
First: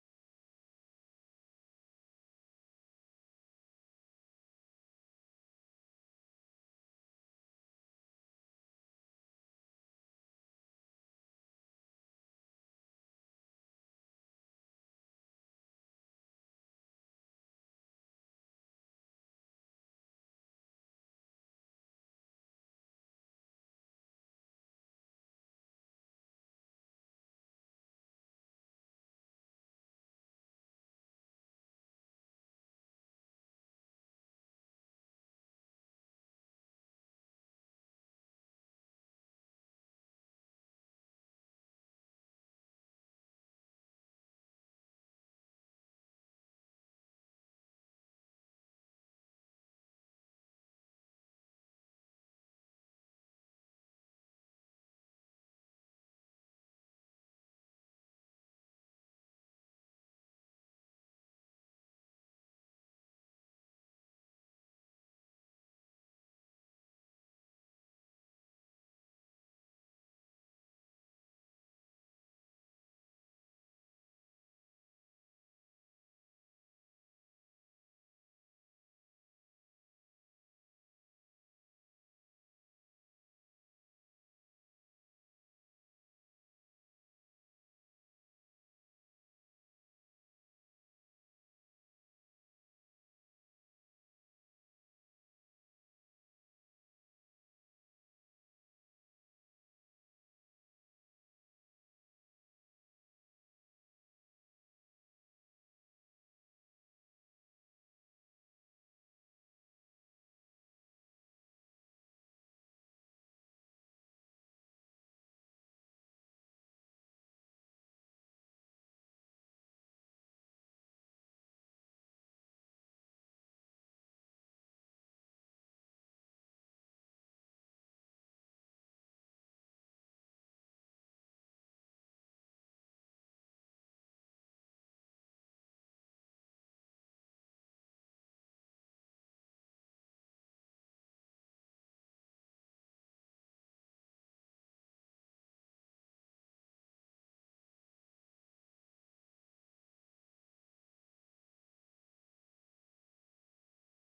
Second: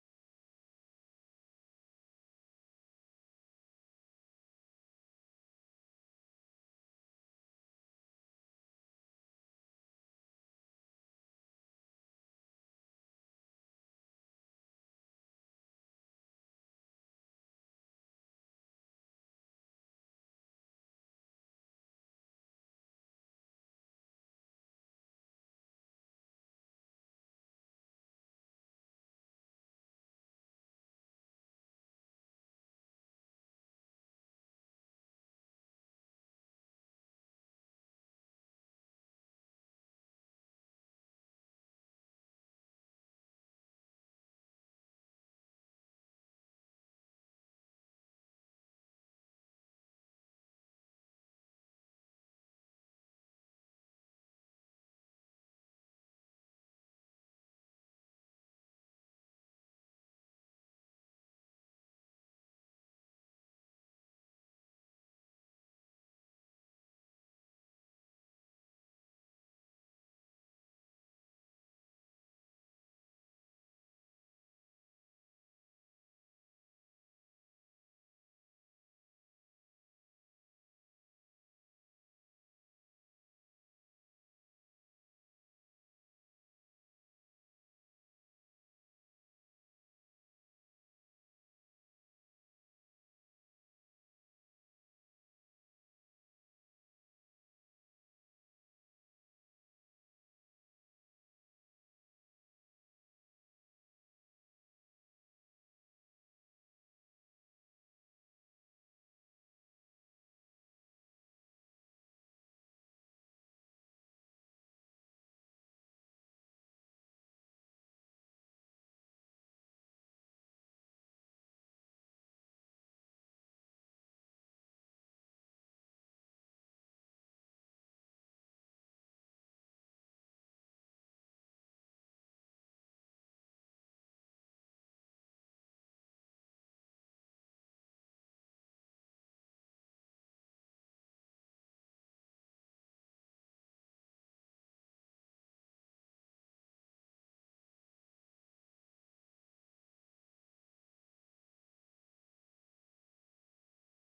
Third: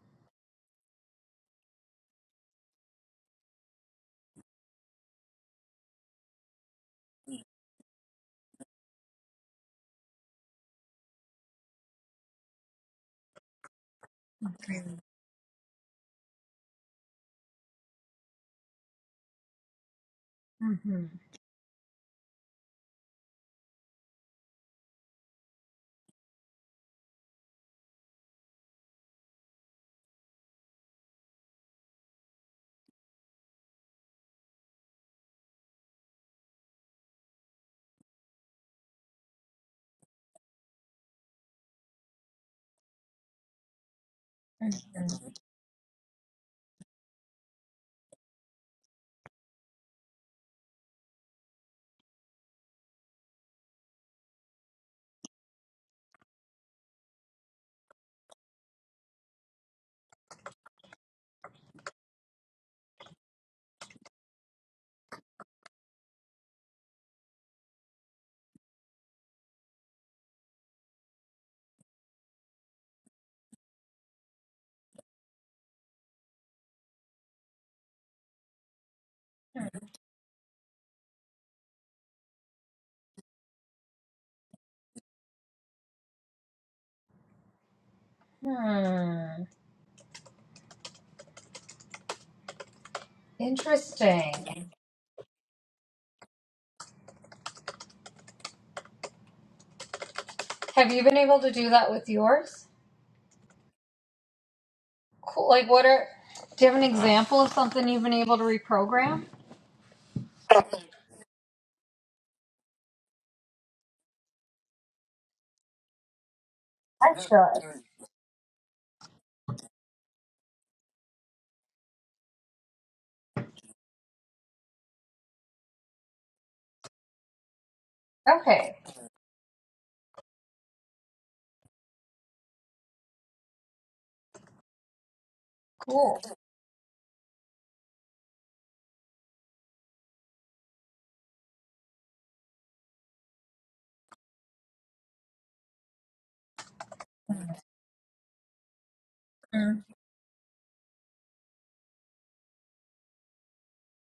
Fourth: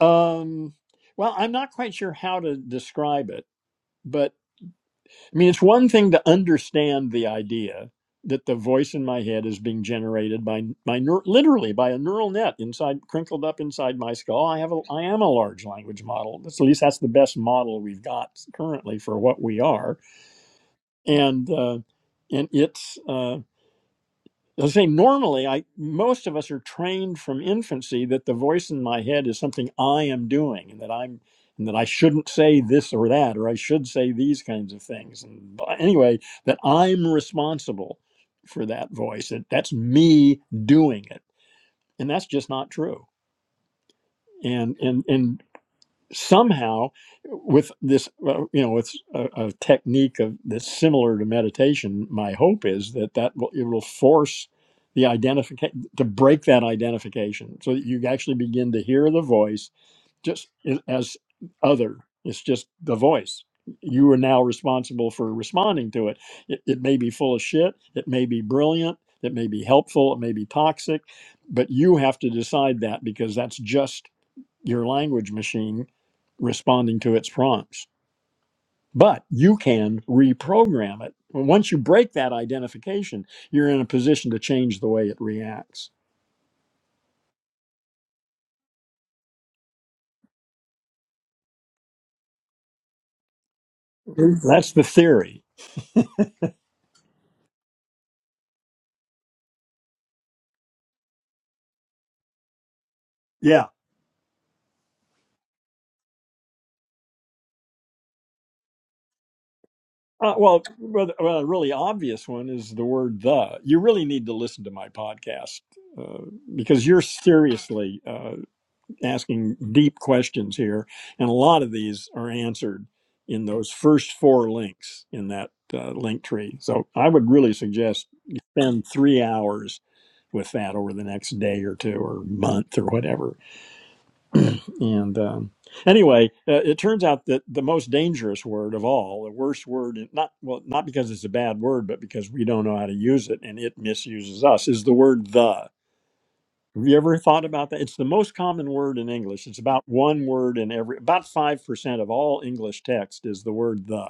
Um, well, I'm not quite sure how to describe it, but. I mean, it's one thing to understand the idea that the voice in my head is being generated by my neur- literally by a neural net inside crinkled up inside my skull. I have a I am a large language model. That's, at least that's the best model we've got currently for what we are, hmm and uh, and it's. Uh, I say normally, I most of us are trained from infancy that the voice in my head is something I am doing, and that I'm and that I shouldn't say this or that, or I should say these kinds of things. And but anyway, that I'm responsible for that voice. That that's me doing it, and that's just not true. Hmm. And and and somehow with this uh, you know with a, a technique of that's similar to meditation my hope is that that will it will force the identification to break that identification so that you actually begin to hear the voice just i- as other it's just the voice you are now responsible for responding to it. it it may be full of shit it may be brilliant it may be helpful it may be toxic but you have to decide that because that's just your language machine responding to its prompts. But you can reprogram it. Once you break that identification, you're in a position to change the way it reacts. Hmm. Interesting. That's the theory. Have you been able to do that with yours? Yeah. Cool. Like, what are? Do you have an example of something you've been able to reprogram? Uh, well, well, well, a really obvious one is the word the. You really need to listen to my podcast uh, because you're I should. seriously uh, asking deep questions here, and a lot of these are answered in those first four links in that uh, link tree. So I would really suggest you Okay. spend three hours with that over the next day or two or month or whatever. And um, Cool. anyway, uh, it turns out that the most dangerous word of all, the worst word, not well, not because it's a bad word, but because we don't know how to use it and it misuses us, is the word "the." Have you ever thought about that? It's the most common word in English. It's about Mm. one word in every, about 5% of all English text is the word the.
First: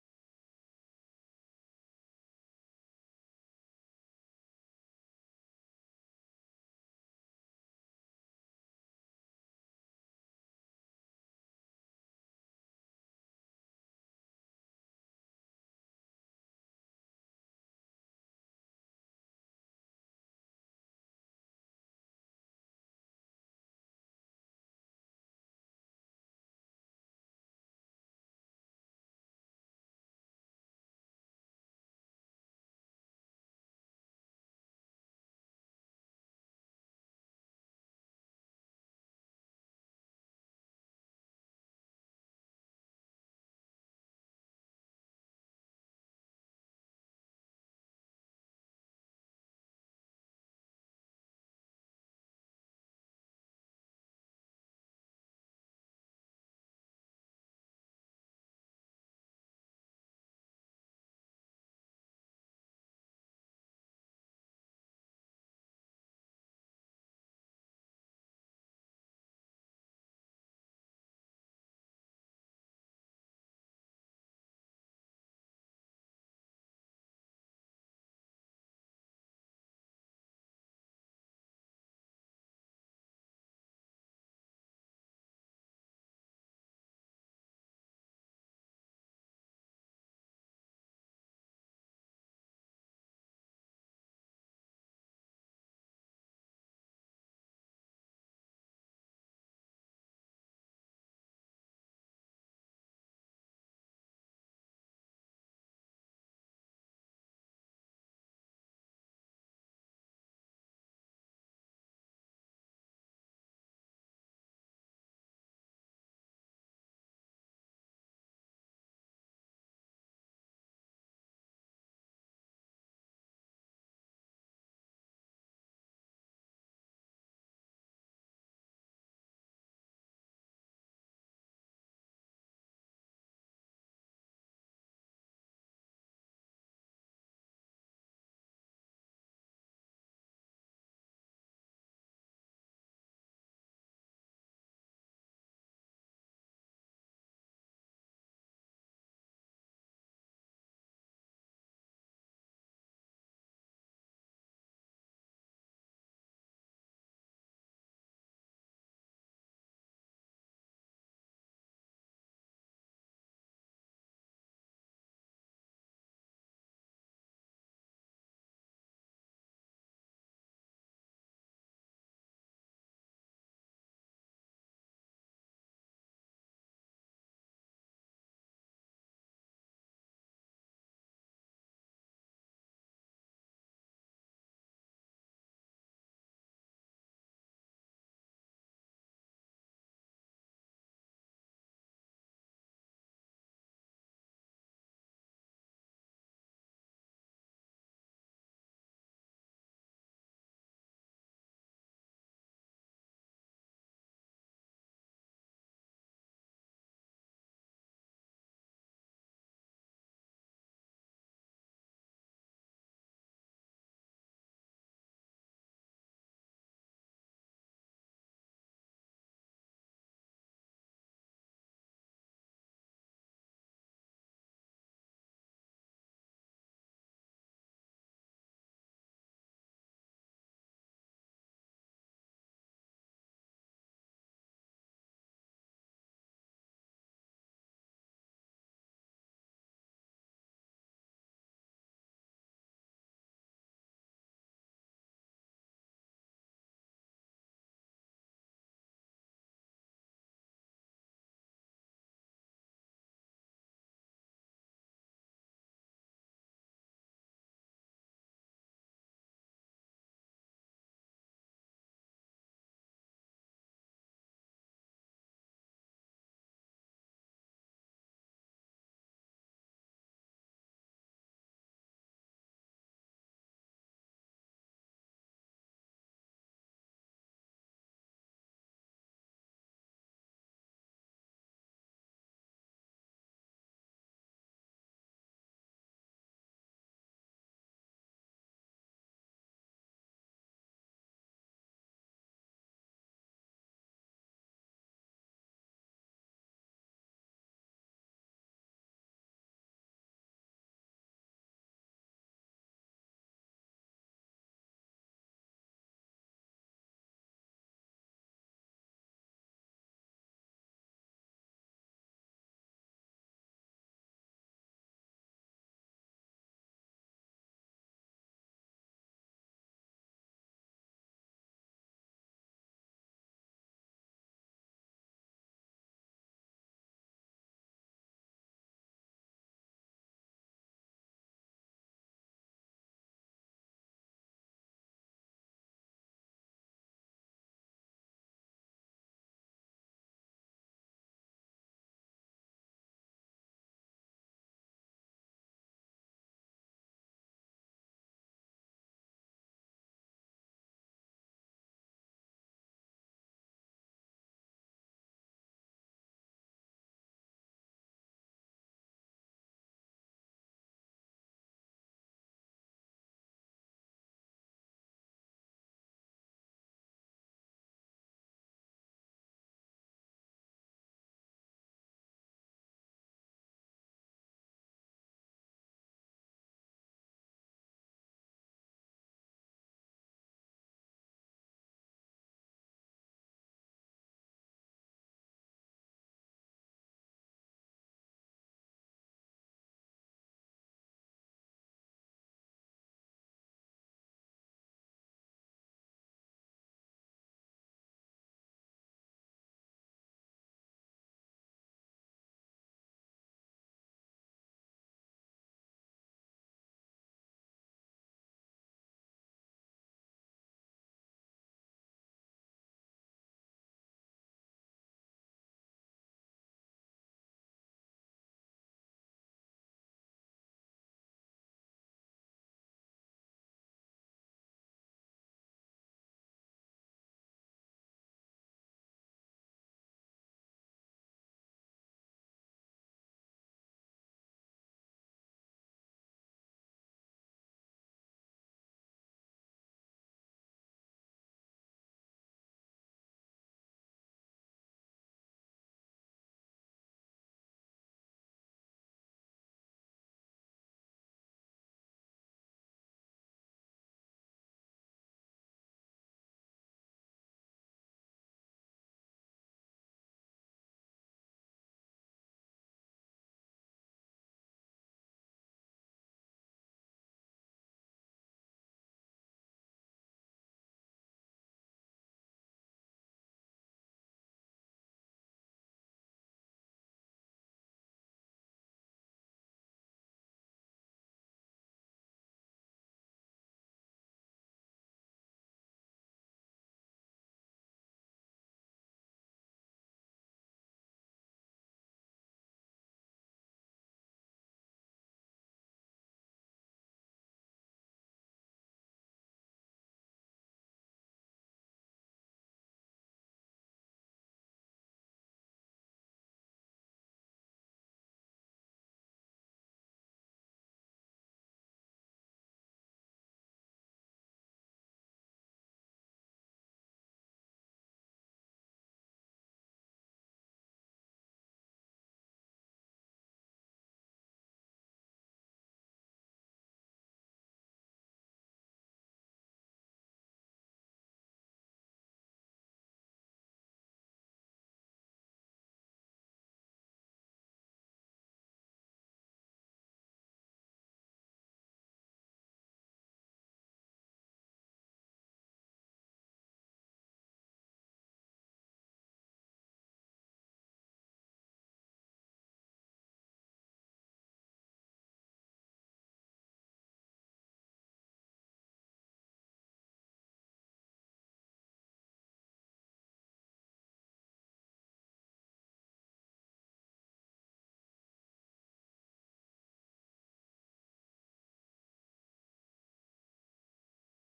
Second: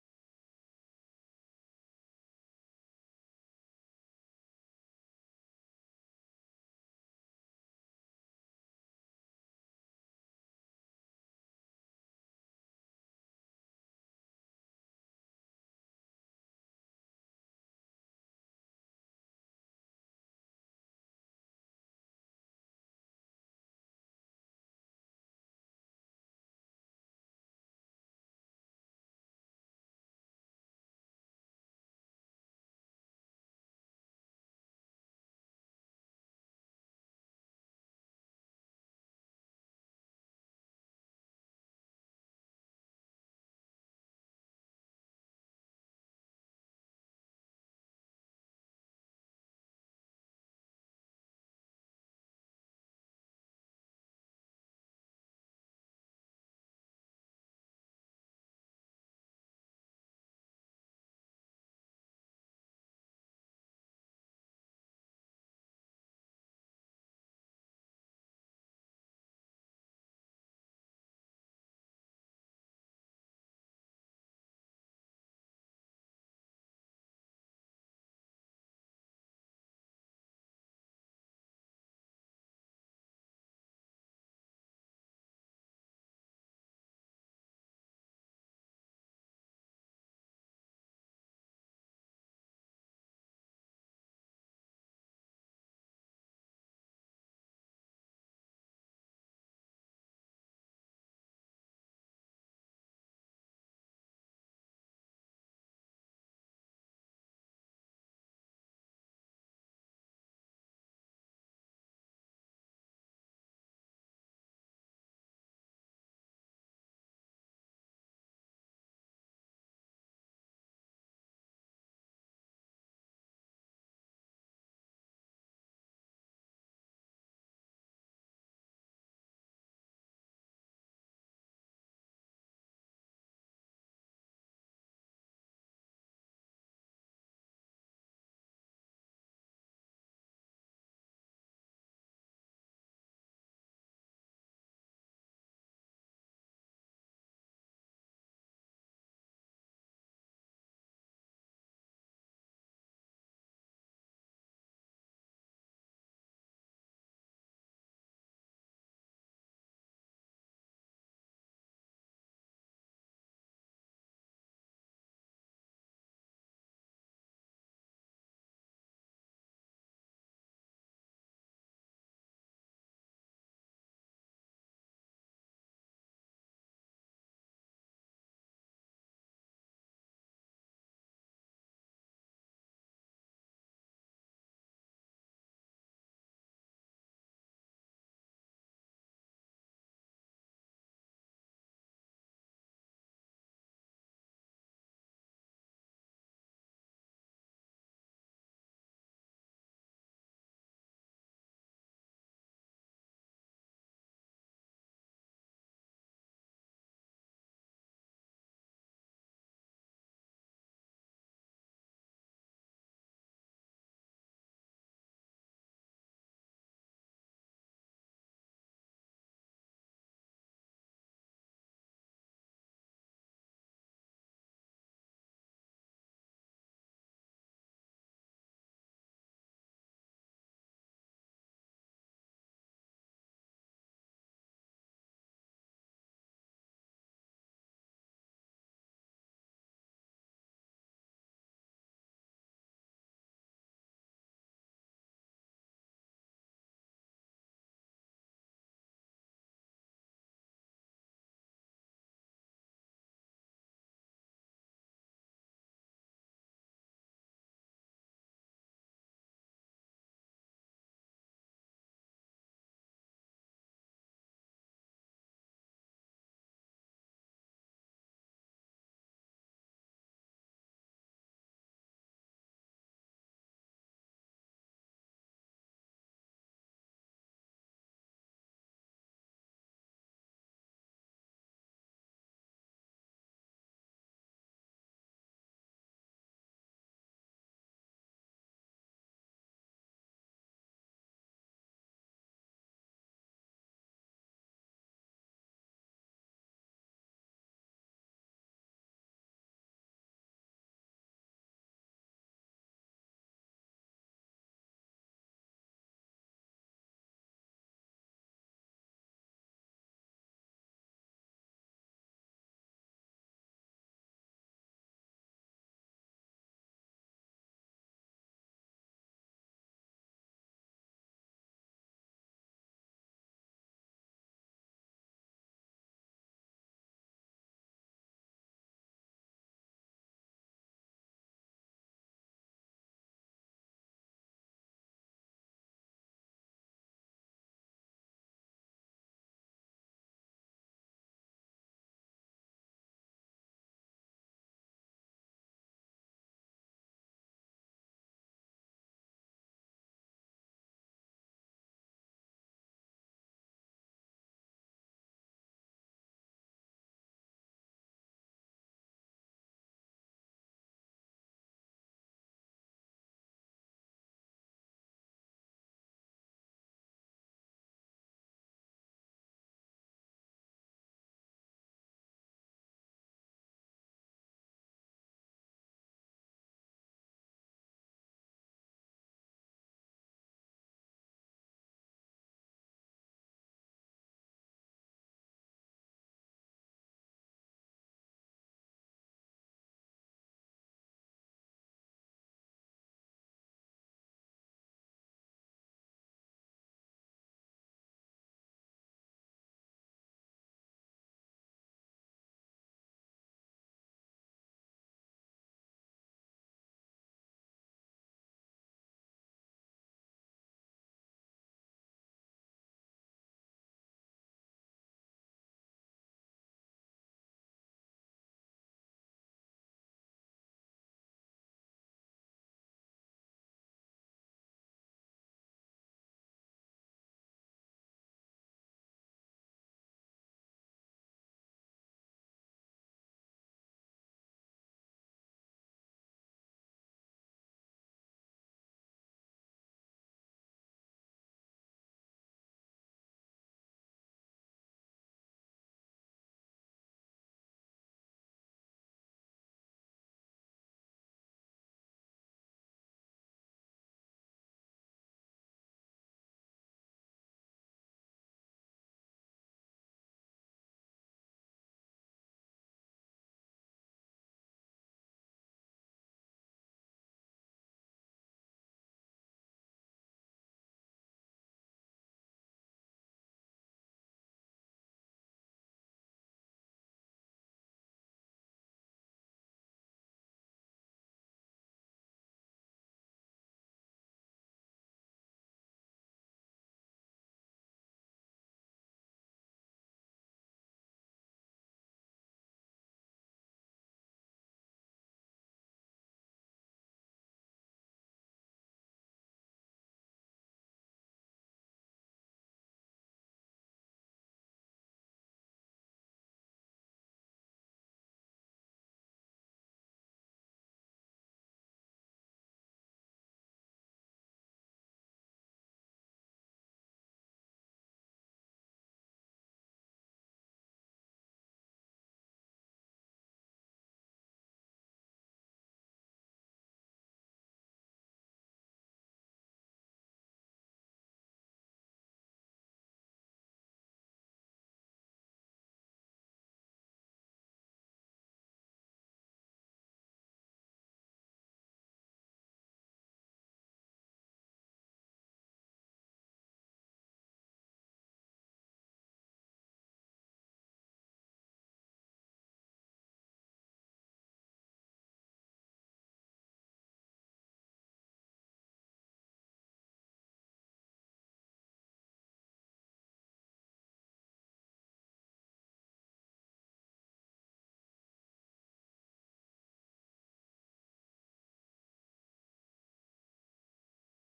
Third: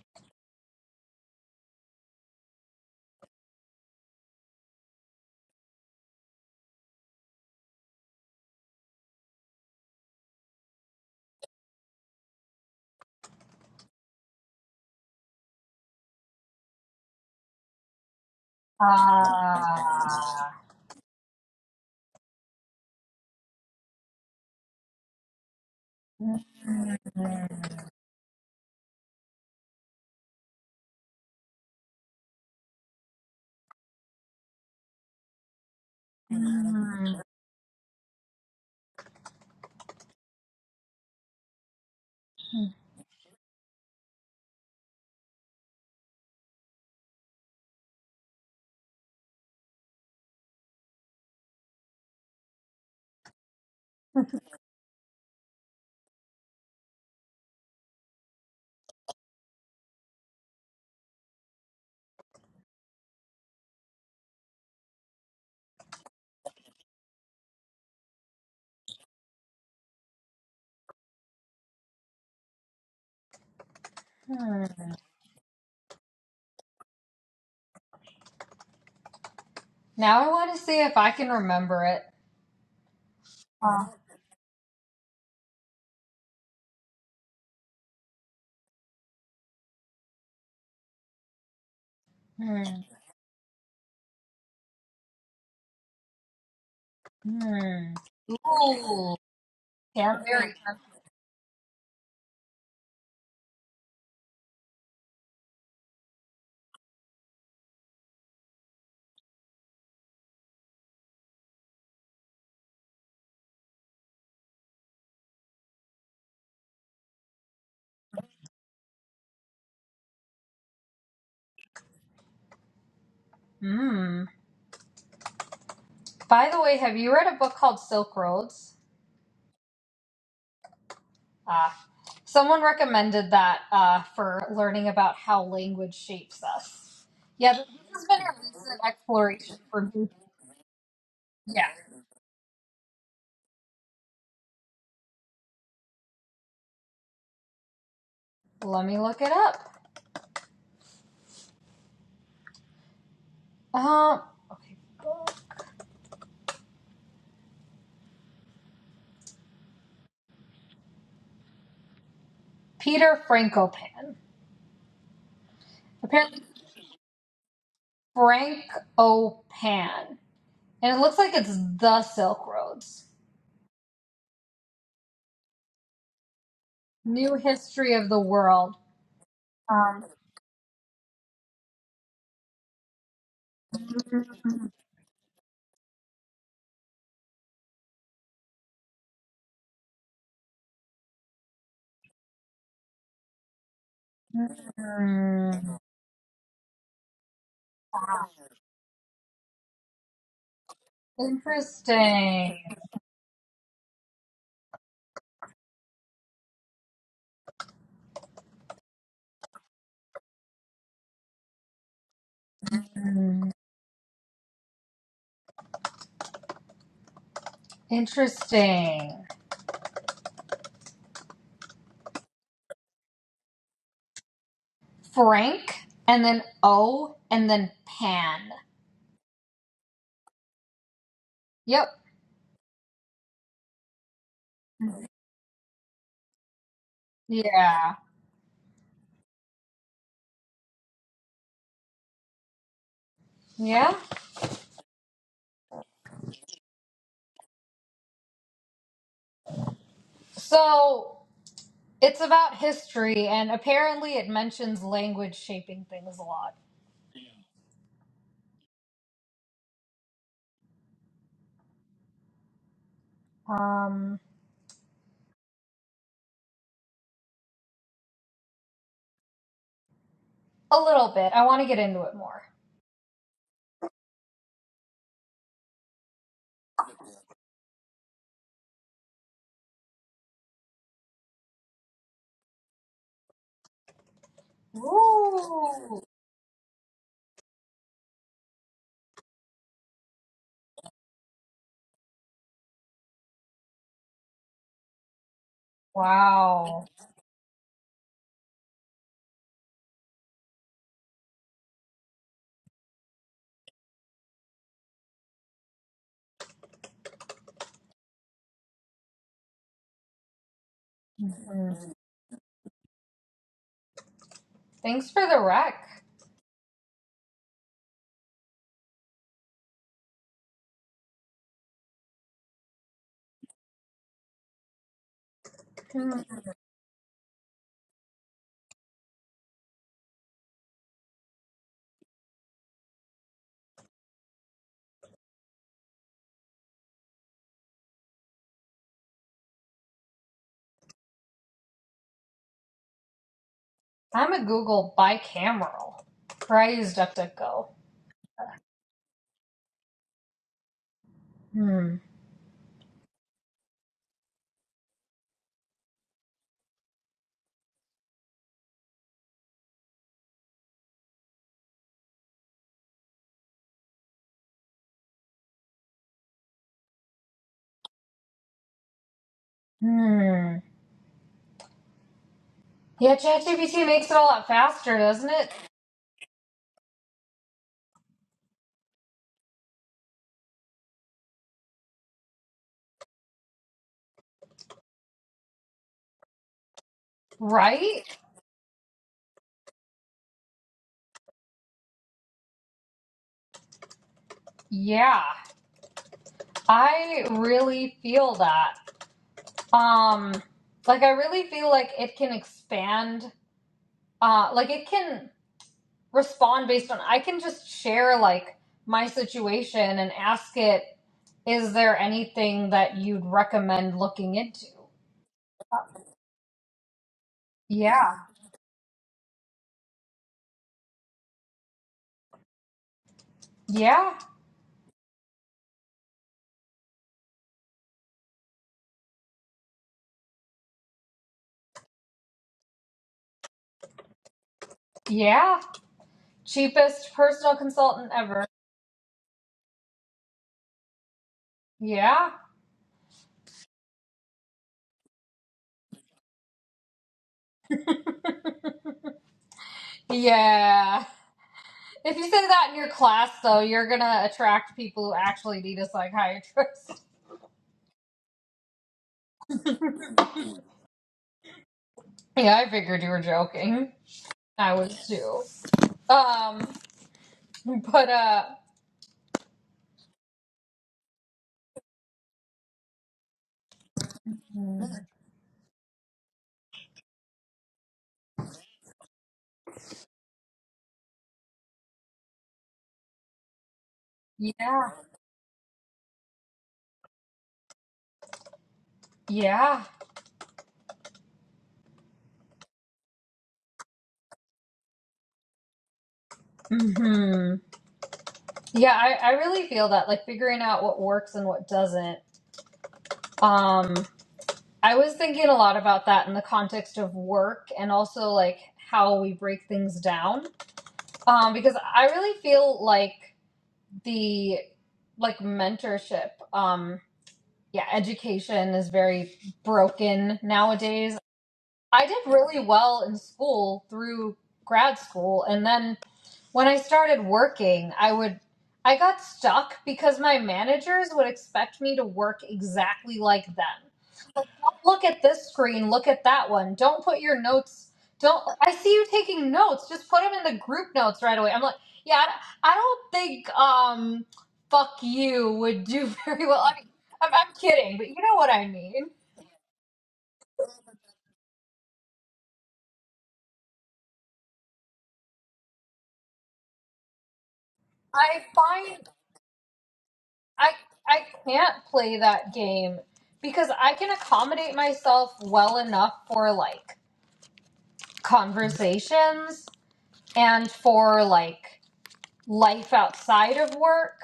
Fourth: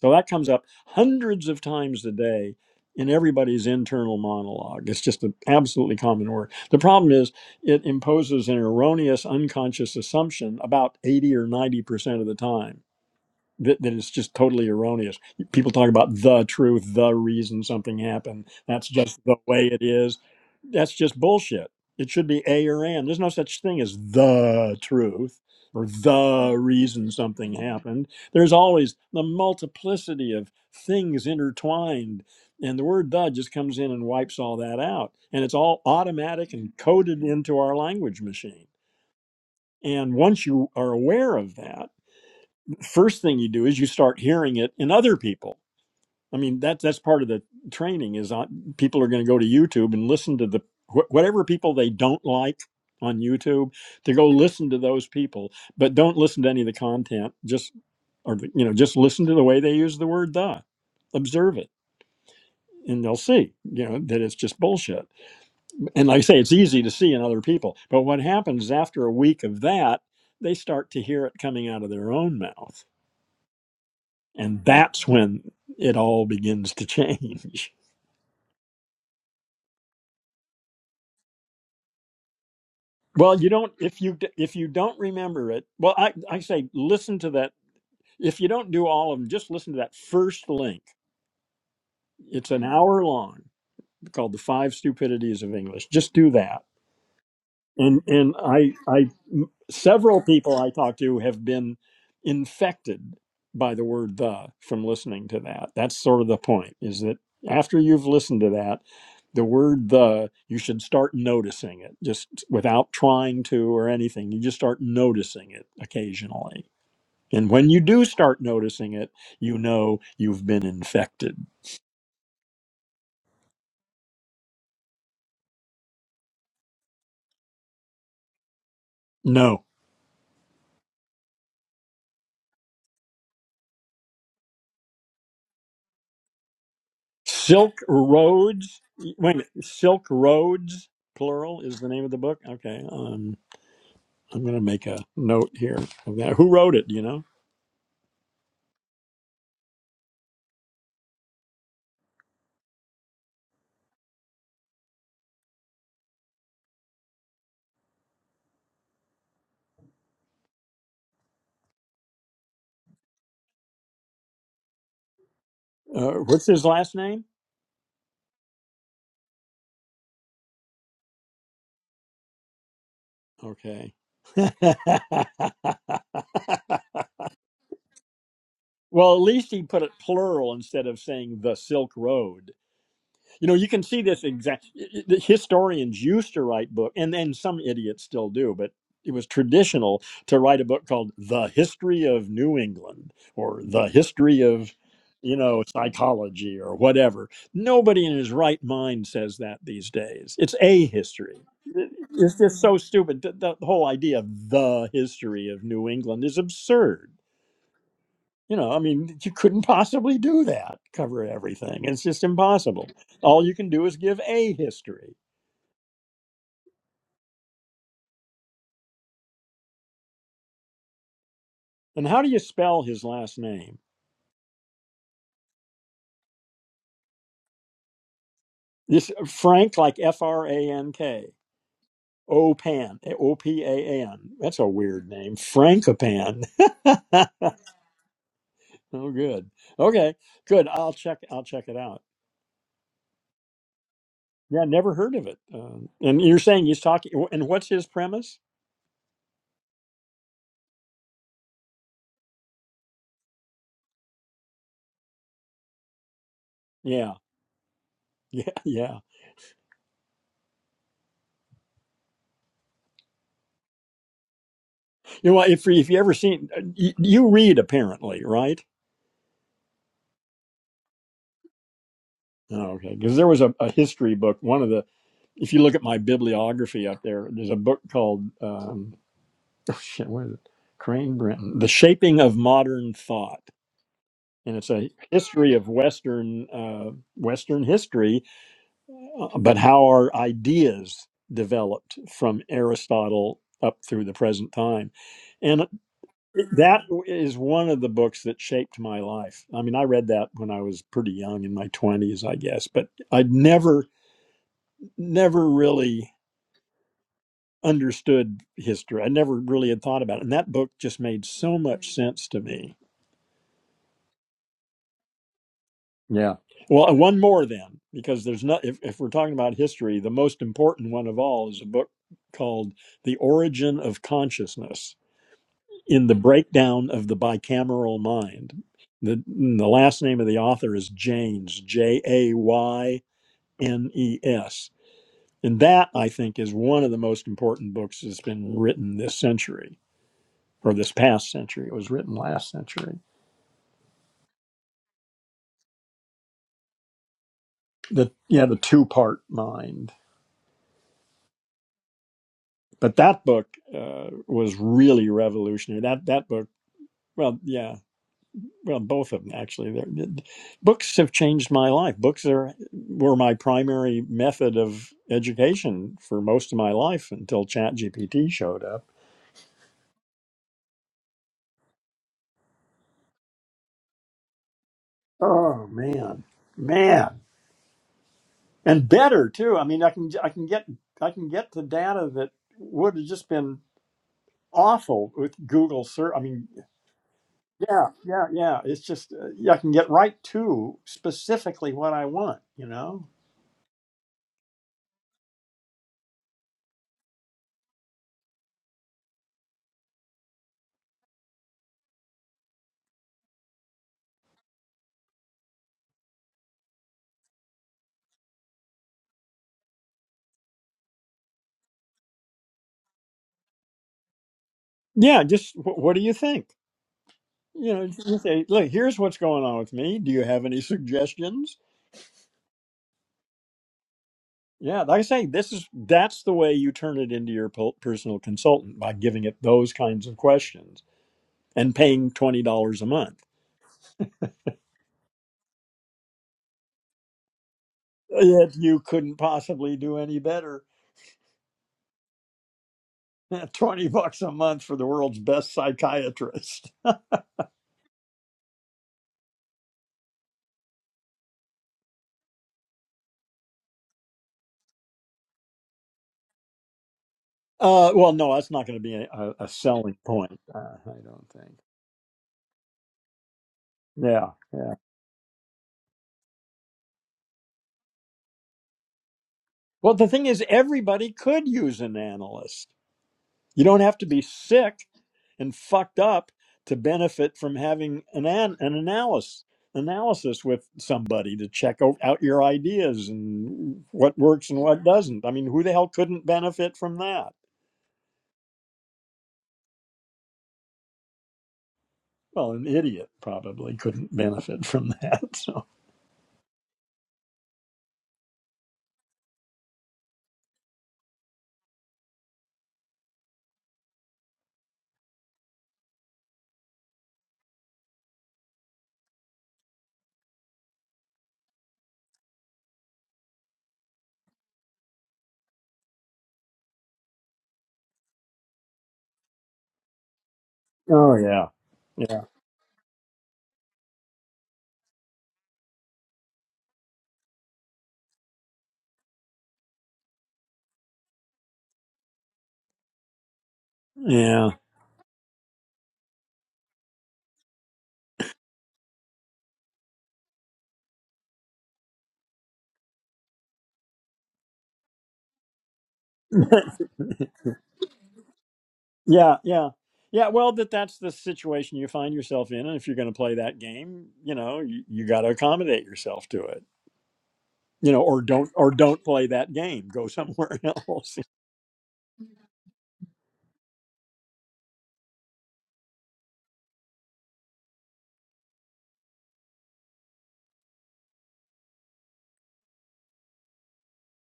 So that comes up hundreds of times a day in everybody's internal monologue. It's just an absolutely common word. The problem is it imposes an erroneous unconscious assumption about 80 or 90% of the time that, that is just totally erroneous. People talk about the truth, the reason something happened. That's just the way it is. Ah. That's just bullshit. It should be A or and. There's no such thing as the truth or the Mhm. reason something happened. There's always the multiplicity of things intertwined. And the word the just comes in and wipes all that out. And it's all automatic and coded into our language machine. And once you are aware of that, Mhm. first thing you do is you start hearing it in other people. I mean, that that's part of the training is on, people are going to go to YouTube and listen to the wh- whatever people they don't like on YouTube to go listen to those people, but don't listen to any of the content. Just or the- you know, just listen to the way they use the word "the." Observe it, and they'll see you know that it's just bullshit. And like I say, it's easy to see in other people, but what happens is after a week of that, they start to hear it coming out of their own mouth and that's when it all begins to change Now I want to see if I can remember it. well you don't Uh, if you if you don't remember it well i i say listen to that if you don't do all of them just listen to that first link it's Hmm. an hour long called the five stupidities of english just do that Hmm. and and I I Yeah, several yeah. very. people I talk to have been infected by the word the from listening to that. That's sort of the point is that after you've listened to that, the word the you should start noticing it just without trying to or anything. You just start noticing it occasionally. And when you do start noticing it, you know you've been infected. Hmm. By the way, have you read a book called Silk Roads? No. Ah, someone recommended that uh, for learning about how language shapes us. Yeah, this Silk has been a recent Roads. Wait, a minute. exploration for Silk me. Roads, plural, Yeah, is the name of the book. Okay, um, I'm going to make a note here of that. Who wrote it? Do you know? let me look it up. Um, okay, Peter Frankopan. Uh, Apparently, what's his last name? Frankopan, and it looks like it's the Silk Roads. Okay. New history of the world. well, at least he put it Um, plural instead of saying the Silk Road. You know, you can see this exact. The historians used to write book, and then some idiots still do, but it was traditional to write a book called "The History of New England" or "The History of." You hmm, know, psychology or whatever. Nobody in his right mind says that these days. It's a history. It's just interesting. so stupid. The, the whole idea of the history of New England is absurd. You know, I mean, you couldn't possibly do that, cover everything. It's just impossible. All Hmm, you can do is give a history. Interesting. And how do you spell his last name? Frank and then O and then Pan. This uh, Frank, like F R A N K. Yep. Opan, O P A N. That's a weird name. Frankopan. oh, Yeah. good. Okay, good. I'll check. I'll check it out. Yeah. Yeah, never heard of it. Um, and you're saying he's talking. And what's his premise? So it's about history and apparently it mentions language shaping things a lot. Yeah, yeah, yeah. Um You know, if if you ever seen, you, you read apparently, right? a little bit. I want to get into it more. Oh, okay. Because there was a, a history book. One of the, if you look at my bibliography up there, there's a book called, um, oh shit, what is it? Crane Brenton, The Shaping of Modern Thought. And it's a history of Ooh. Western, uh, Western history, uh, but how our ideas developed from Aristotle up through the present time. And that Wow. is one of the books that shaped my life. I mean, I read that when I was pretty young in my 20s, I guess, but I'd never never really understood history. I never really had thought about it. And that book just made so Mhm. much sense to me. Thanks for the rec. Yeah. Well, one more then, because there's not, if, if we're talking about history, the most important one of all is a book called The Origin of Consciousness in the Hmm. Breakdown of the Bicameral Mind. The, the last name of the author is Janes, J A Y N E S. And that, I think, is one of the most important books that's been written this century. or this past century. It was written last century. I'm a Google bicameral. Or I use DuckDuckGo. The yeah, the two part mind. Hmm. But that book uh, was really revolutionary. That that book, well, yeah, well, both of them actually. They're, books have changed my life. Books are were my primary method of education for most of my life until ChatGPT showed up. Hmm. Yeah, ChatGPT makes it a lot faster, doesn't it? Oh man, man, and better too. I mean, I can I can get I can get the data that would have just been awful with Google search. I mean, Yeah, Right? yeah, yeah. It's just uh, yeah, I can get right to specifically what I want, you know? Yeah. I really feel that. Um, like I really feel like it can expand. Uh, like it can respond based on. I can just share like my situation and ask it. Is there anything that you'd recommend looking into? Yeah, just wh- what do you think? You know, Yeah. you say, look, here's what's going on with me. Do you have any suggestions? Yeah. Yeah, like I say, this is that's the way you turn it into your po- personal consultant by giving it those kinds of questions and paying twenty dollars a month. Yeah. Cheapest personal consultant ever. Yet you couldn't possibly do any better. Yeah. Twenty bucks a month for the world's best psychiatrist. Yeah. If you say that in your class, though, you're gonna attract people who actually need a psychiatrist. Uh, well, no, that's not going to be a, a a selling point. Uh, I don't think. Yeah, I figured you were joking. Yeah, yeah. I was too. Um, but uh, Well, the thing is, everybody could use an analyst. You don't have to be sick and fucked up to benefit from having an an, an analysis analysis with somebody to check o- out your ideas and what works and what yeah, doesn't. I mean, who the hell couldn't benefit from that? yeah, Well, an idiot probably couldn't benefit from that. So. hmm yeah. I I really feel that like figuring out what works and what doesn't. Um, I was thinking a lot about that in the context of work and also like how we break things down. Um, because I really feel like the like mentorship, um, yeah, education is very broken nowadays. Oh yeah. I did really well in school through grad school. And then when I started working, I would, I got stuck because my managers would expect me to work exactly like them. Like, Yeah. don't look at this screen, look at that one. Don't put your notes, don't, I see you taking notes, just put them in the group notes right away. I'm like, yeah, I I don't think, um, fuck you would do Yeah. very well. I mean, I'm, I'm kidding, but you know what I mean. Yeah, yeah. Yeah, well, that that's the situation you find yourself in, and if you're going to play that game, you know, you, you got to accommodate yourself to it, you know, or I don't or find don't play that game. Go somewhere I else, I can't play that game because I can accommodate myself well enough for like conversations and for like life outside of work.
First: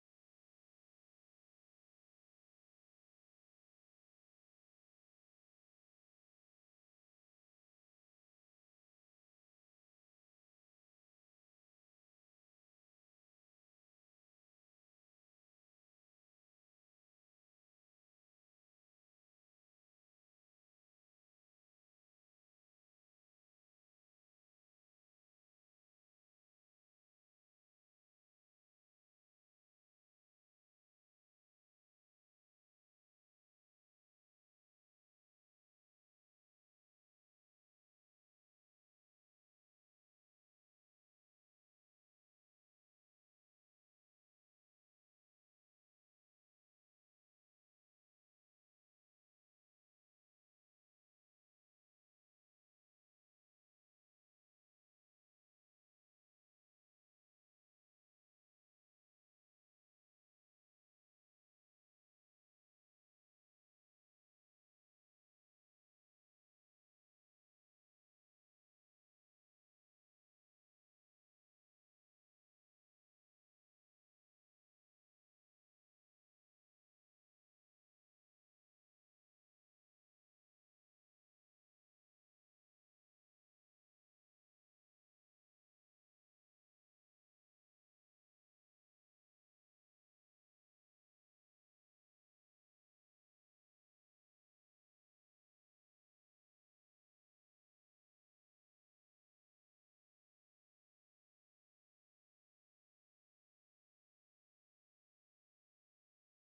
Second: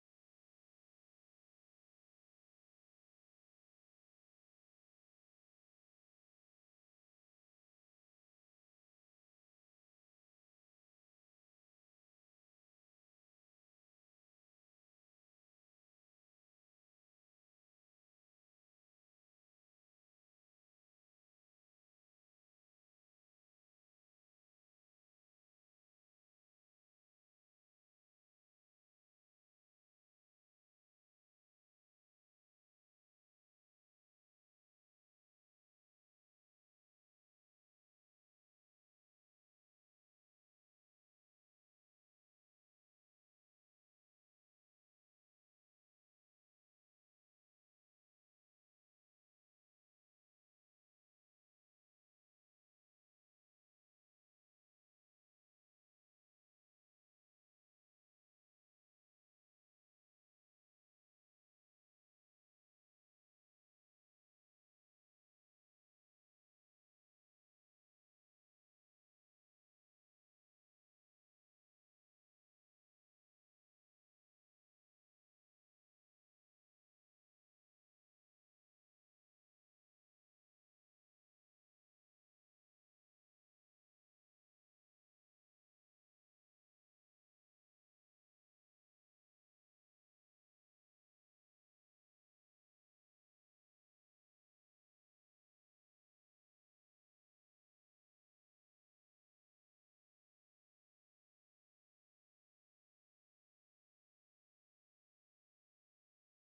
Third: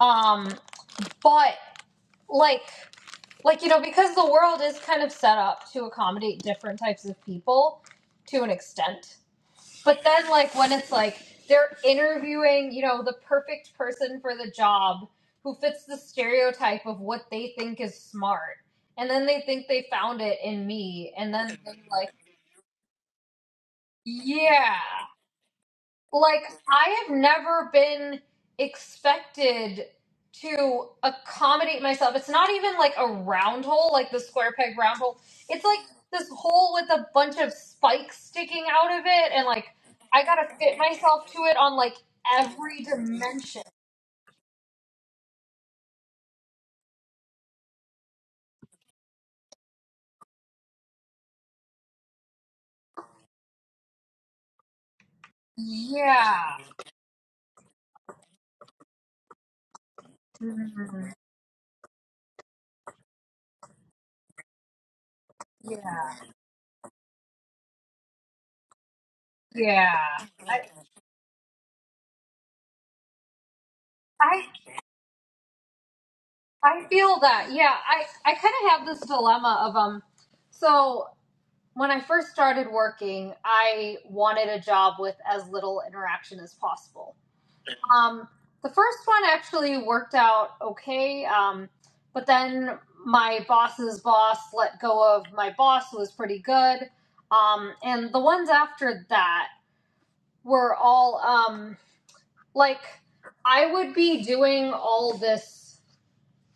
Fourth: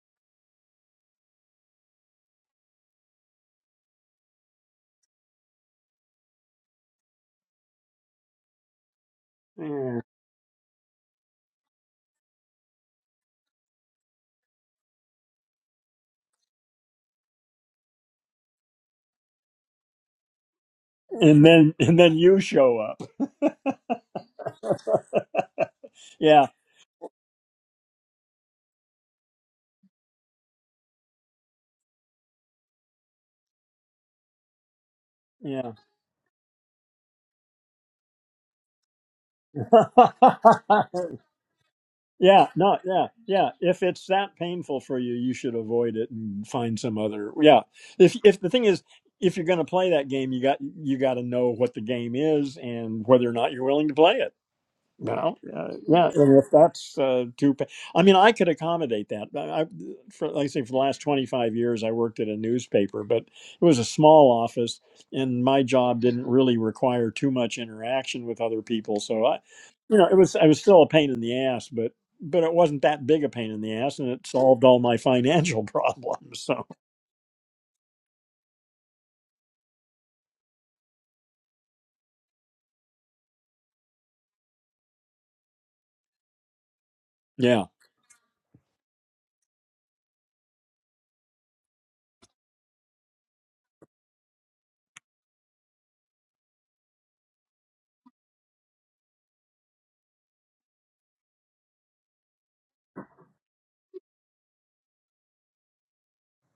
Um but like like you know because the world is kind of set up to accommodate different types of people to an extent Yeah. But then, like, when it's like they're interviewing, you know, the perfect person for the job who fits the stereotype of what they think is smart. And then they think they found it in me. And and then then they're and like, then you show up. yeah. Like, Yeah, I have never been expected to accommodate myself. It's not even like a round hole, like the square peg round hole. It's yeah, like this hole with a bunch of spikes sticking out of it, and like I gotta fit myself to it on like yeah. No, every yeah, yeah. dimension. If it's that painful for you, you should avoid it and find some other. Yeah. If if the thing is, if you're going to play that game, you got you got to know what the game is and whether or not you're willing to play it Well, uh, yeah, and if Yeah. that's uh, too, pa- I mean, I could accommodate that. I, I- for, like I say, for the last Mhm. 25 years, I worked at a newspaper, but it was a small office, and my job Yeah. didn't really require too much interaction with other people. So I, Yeah. you know, it was I was I, still a pain in the ass, but but it wasn't that big a pain in the ass, and it I solved all my financial problems. So I feel that. Yeah. I I kind of have this dilemma of um. So when I first started working, I wanted a job with as little interaction as possible. yeah, Um, the first one actually worked out okay, um, but then my boss's boss let go of my boss, who was pretty good. Um, and the ones after that were all um, like I would be doing all this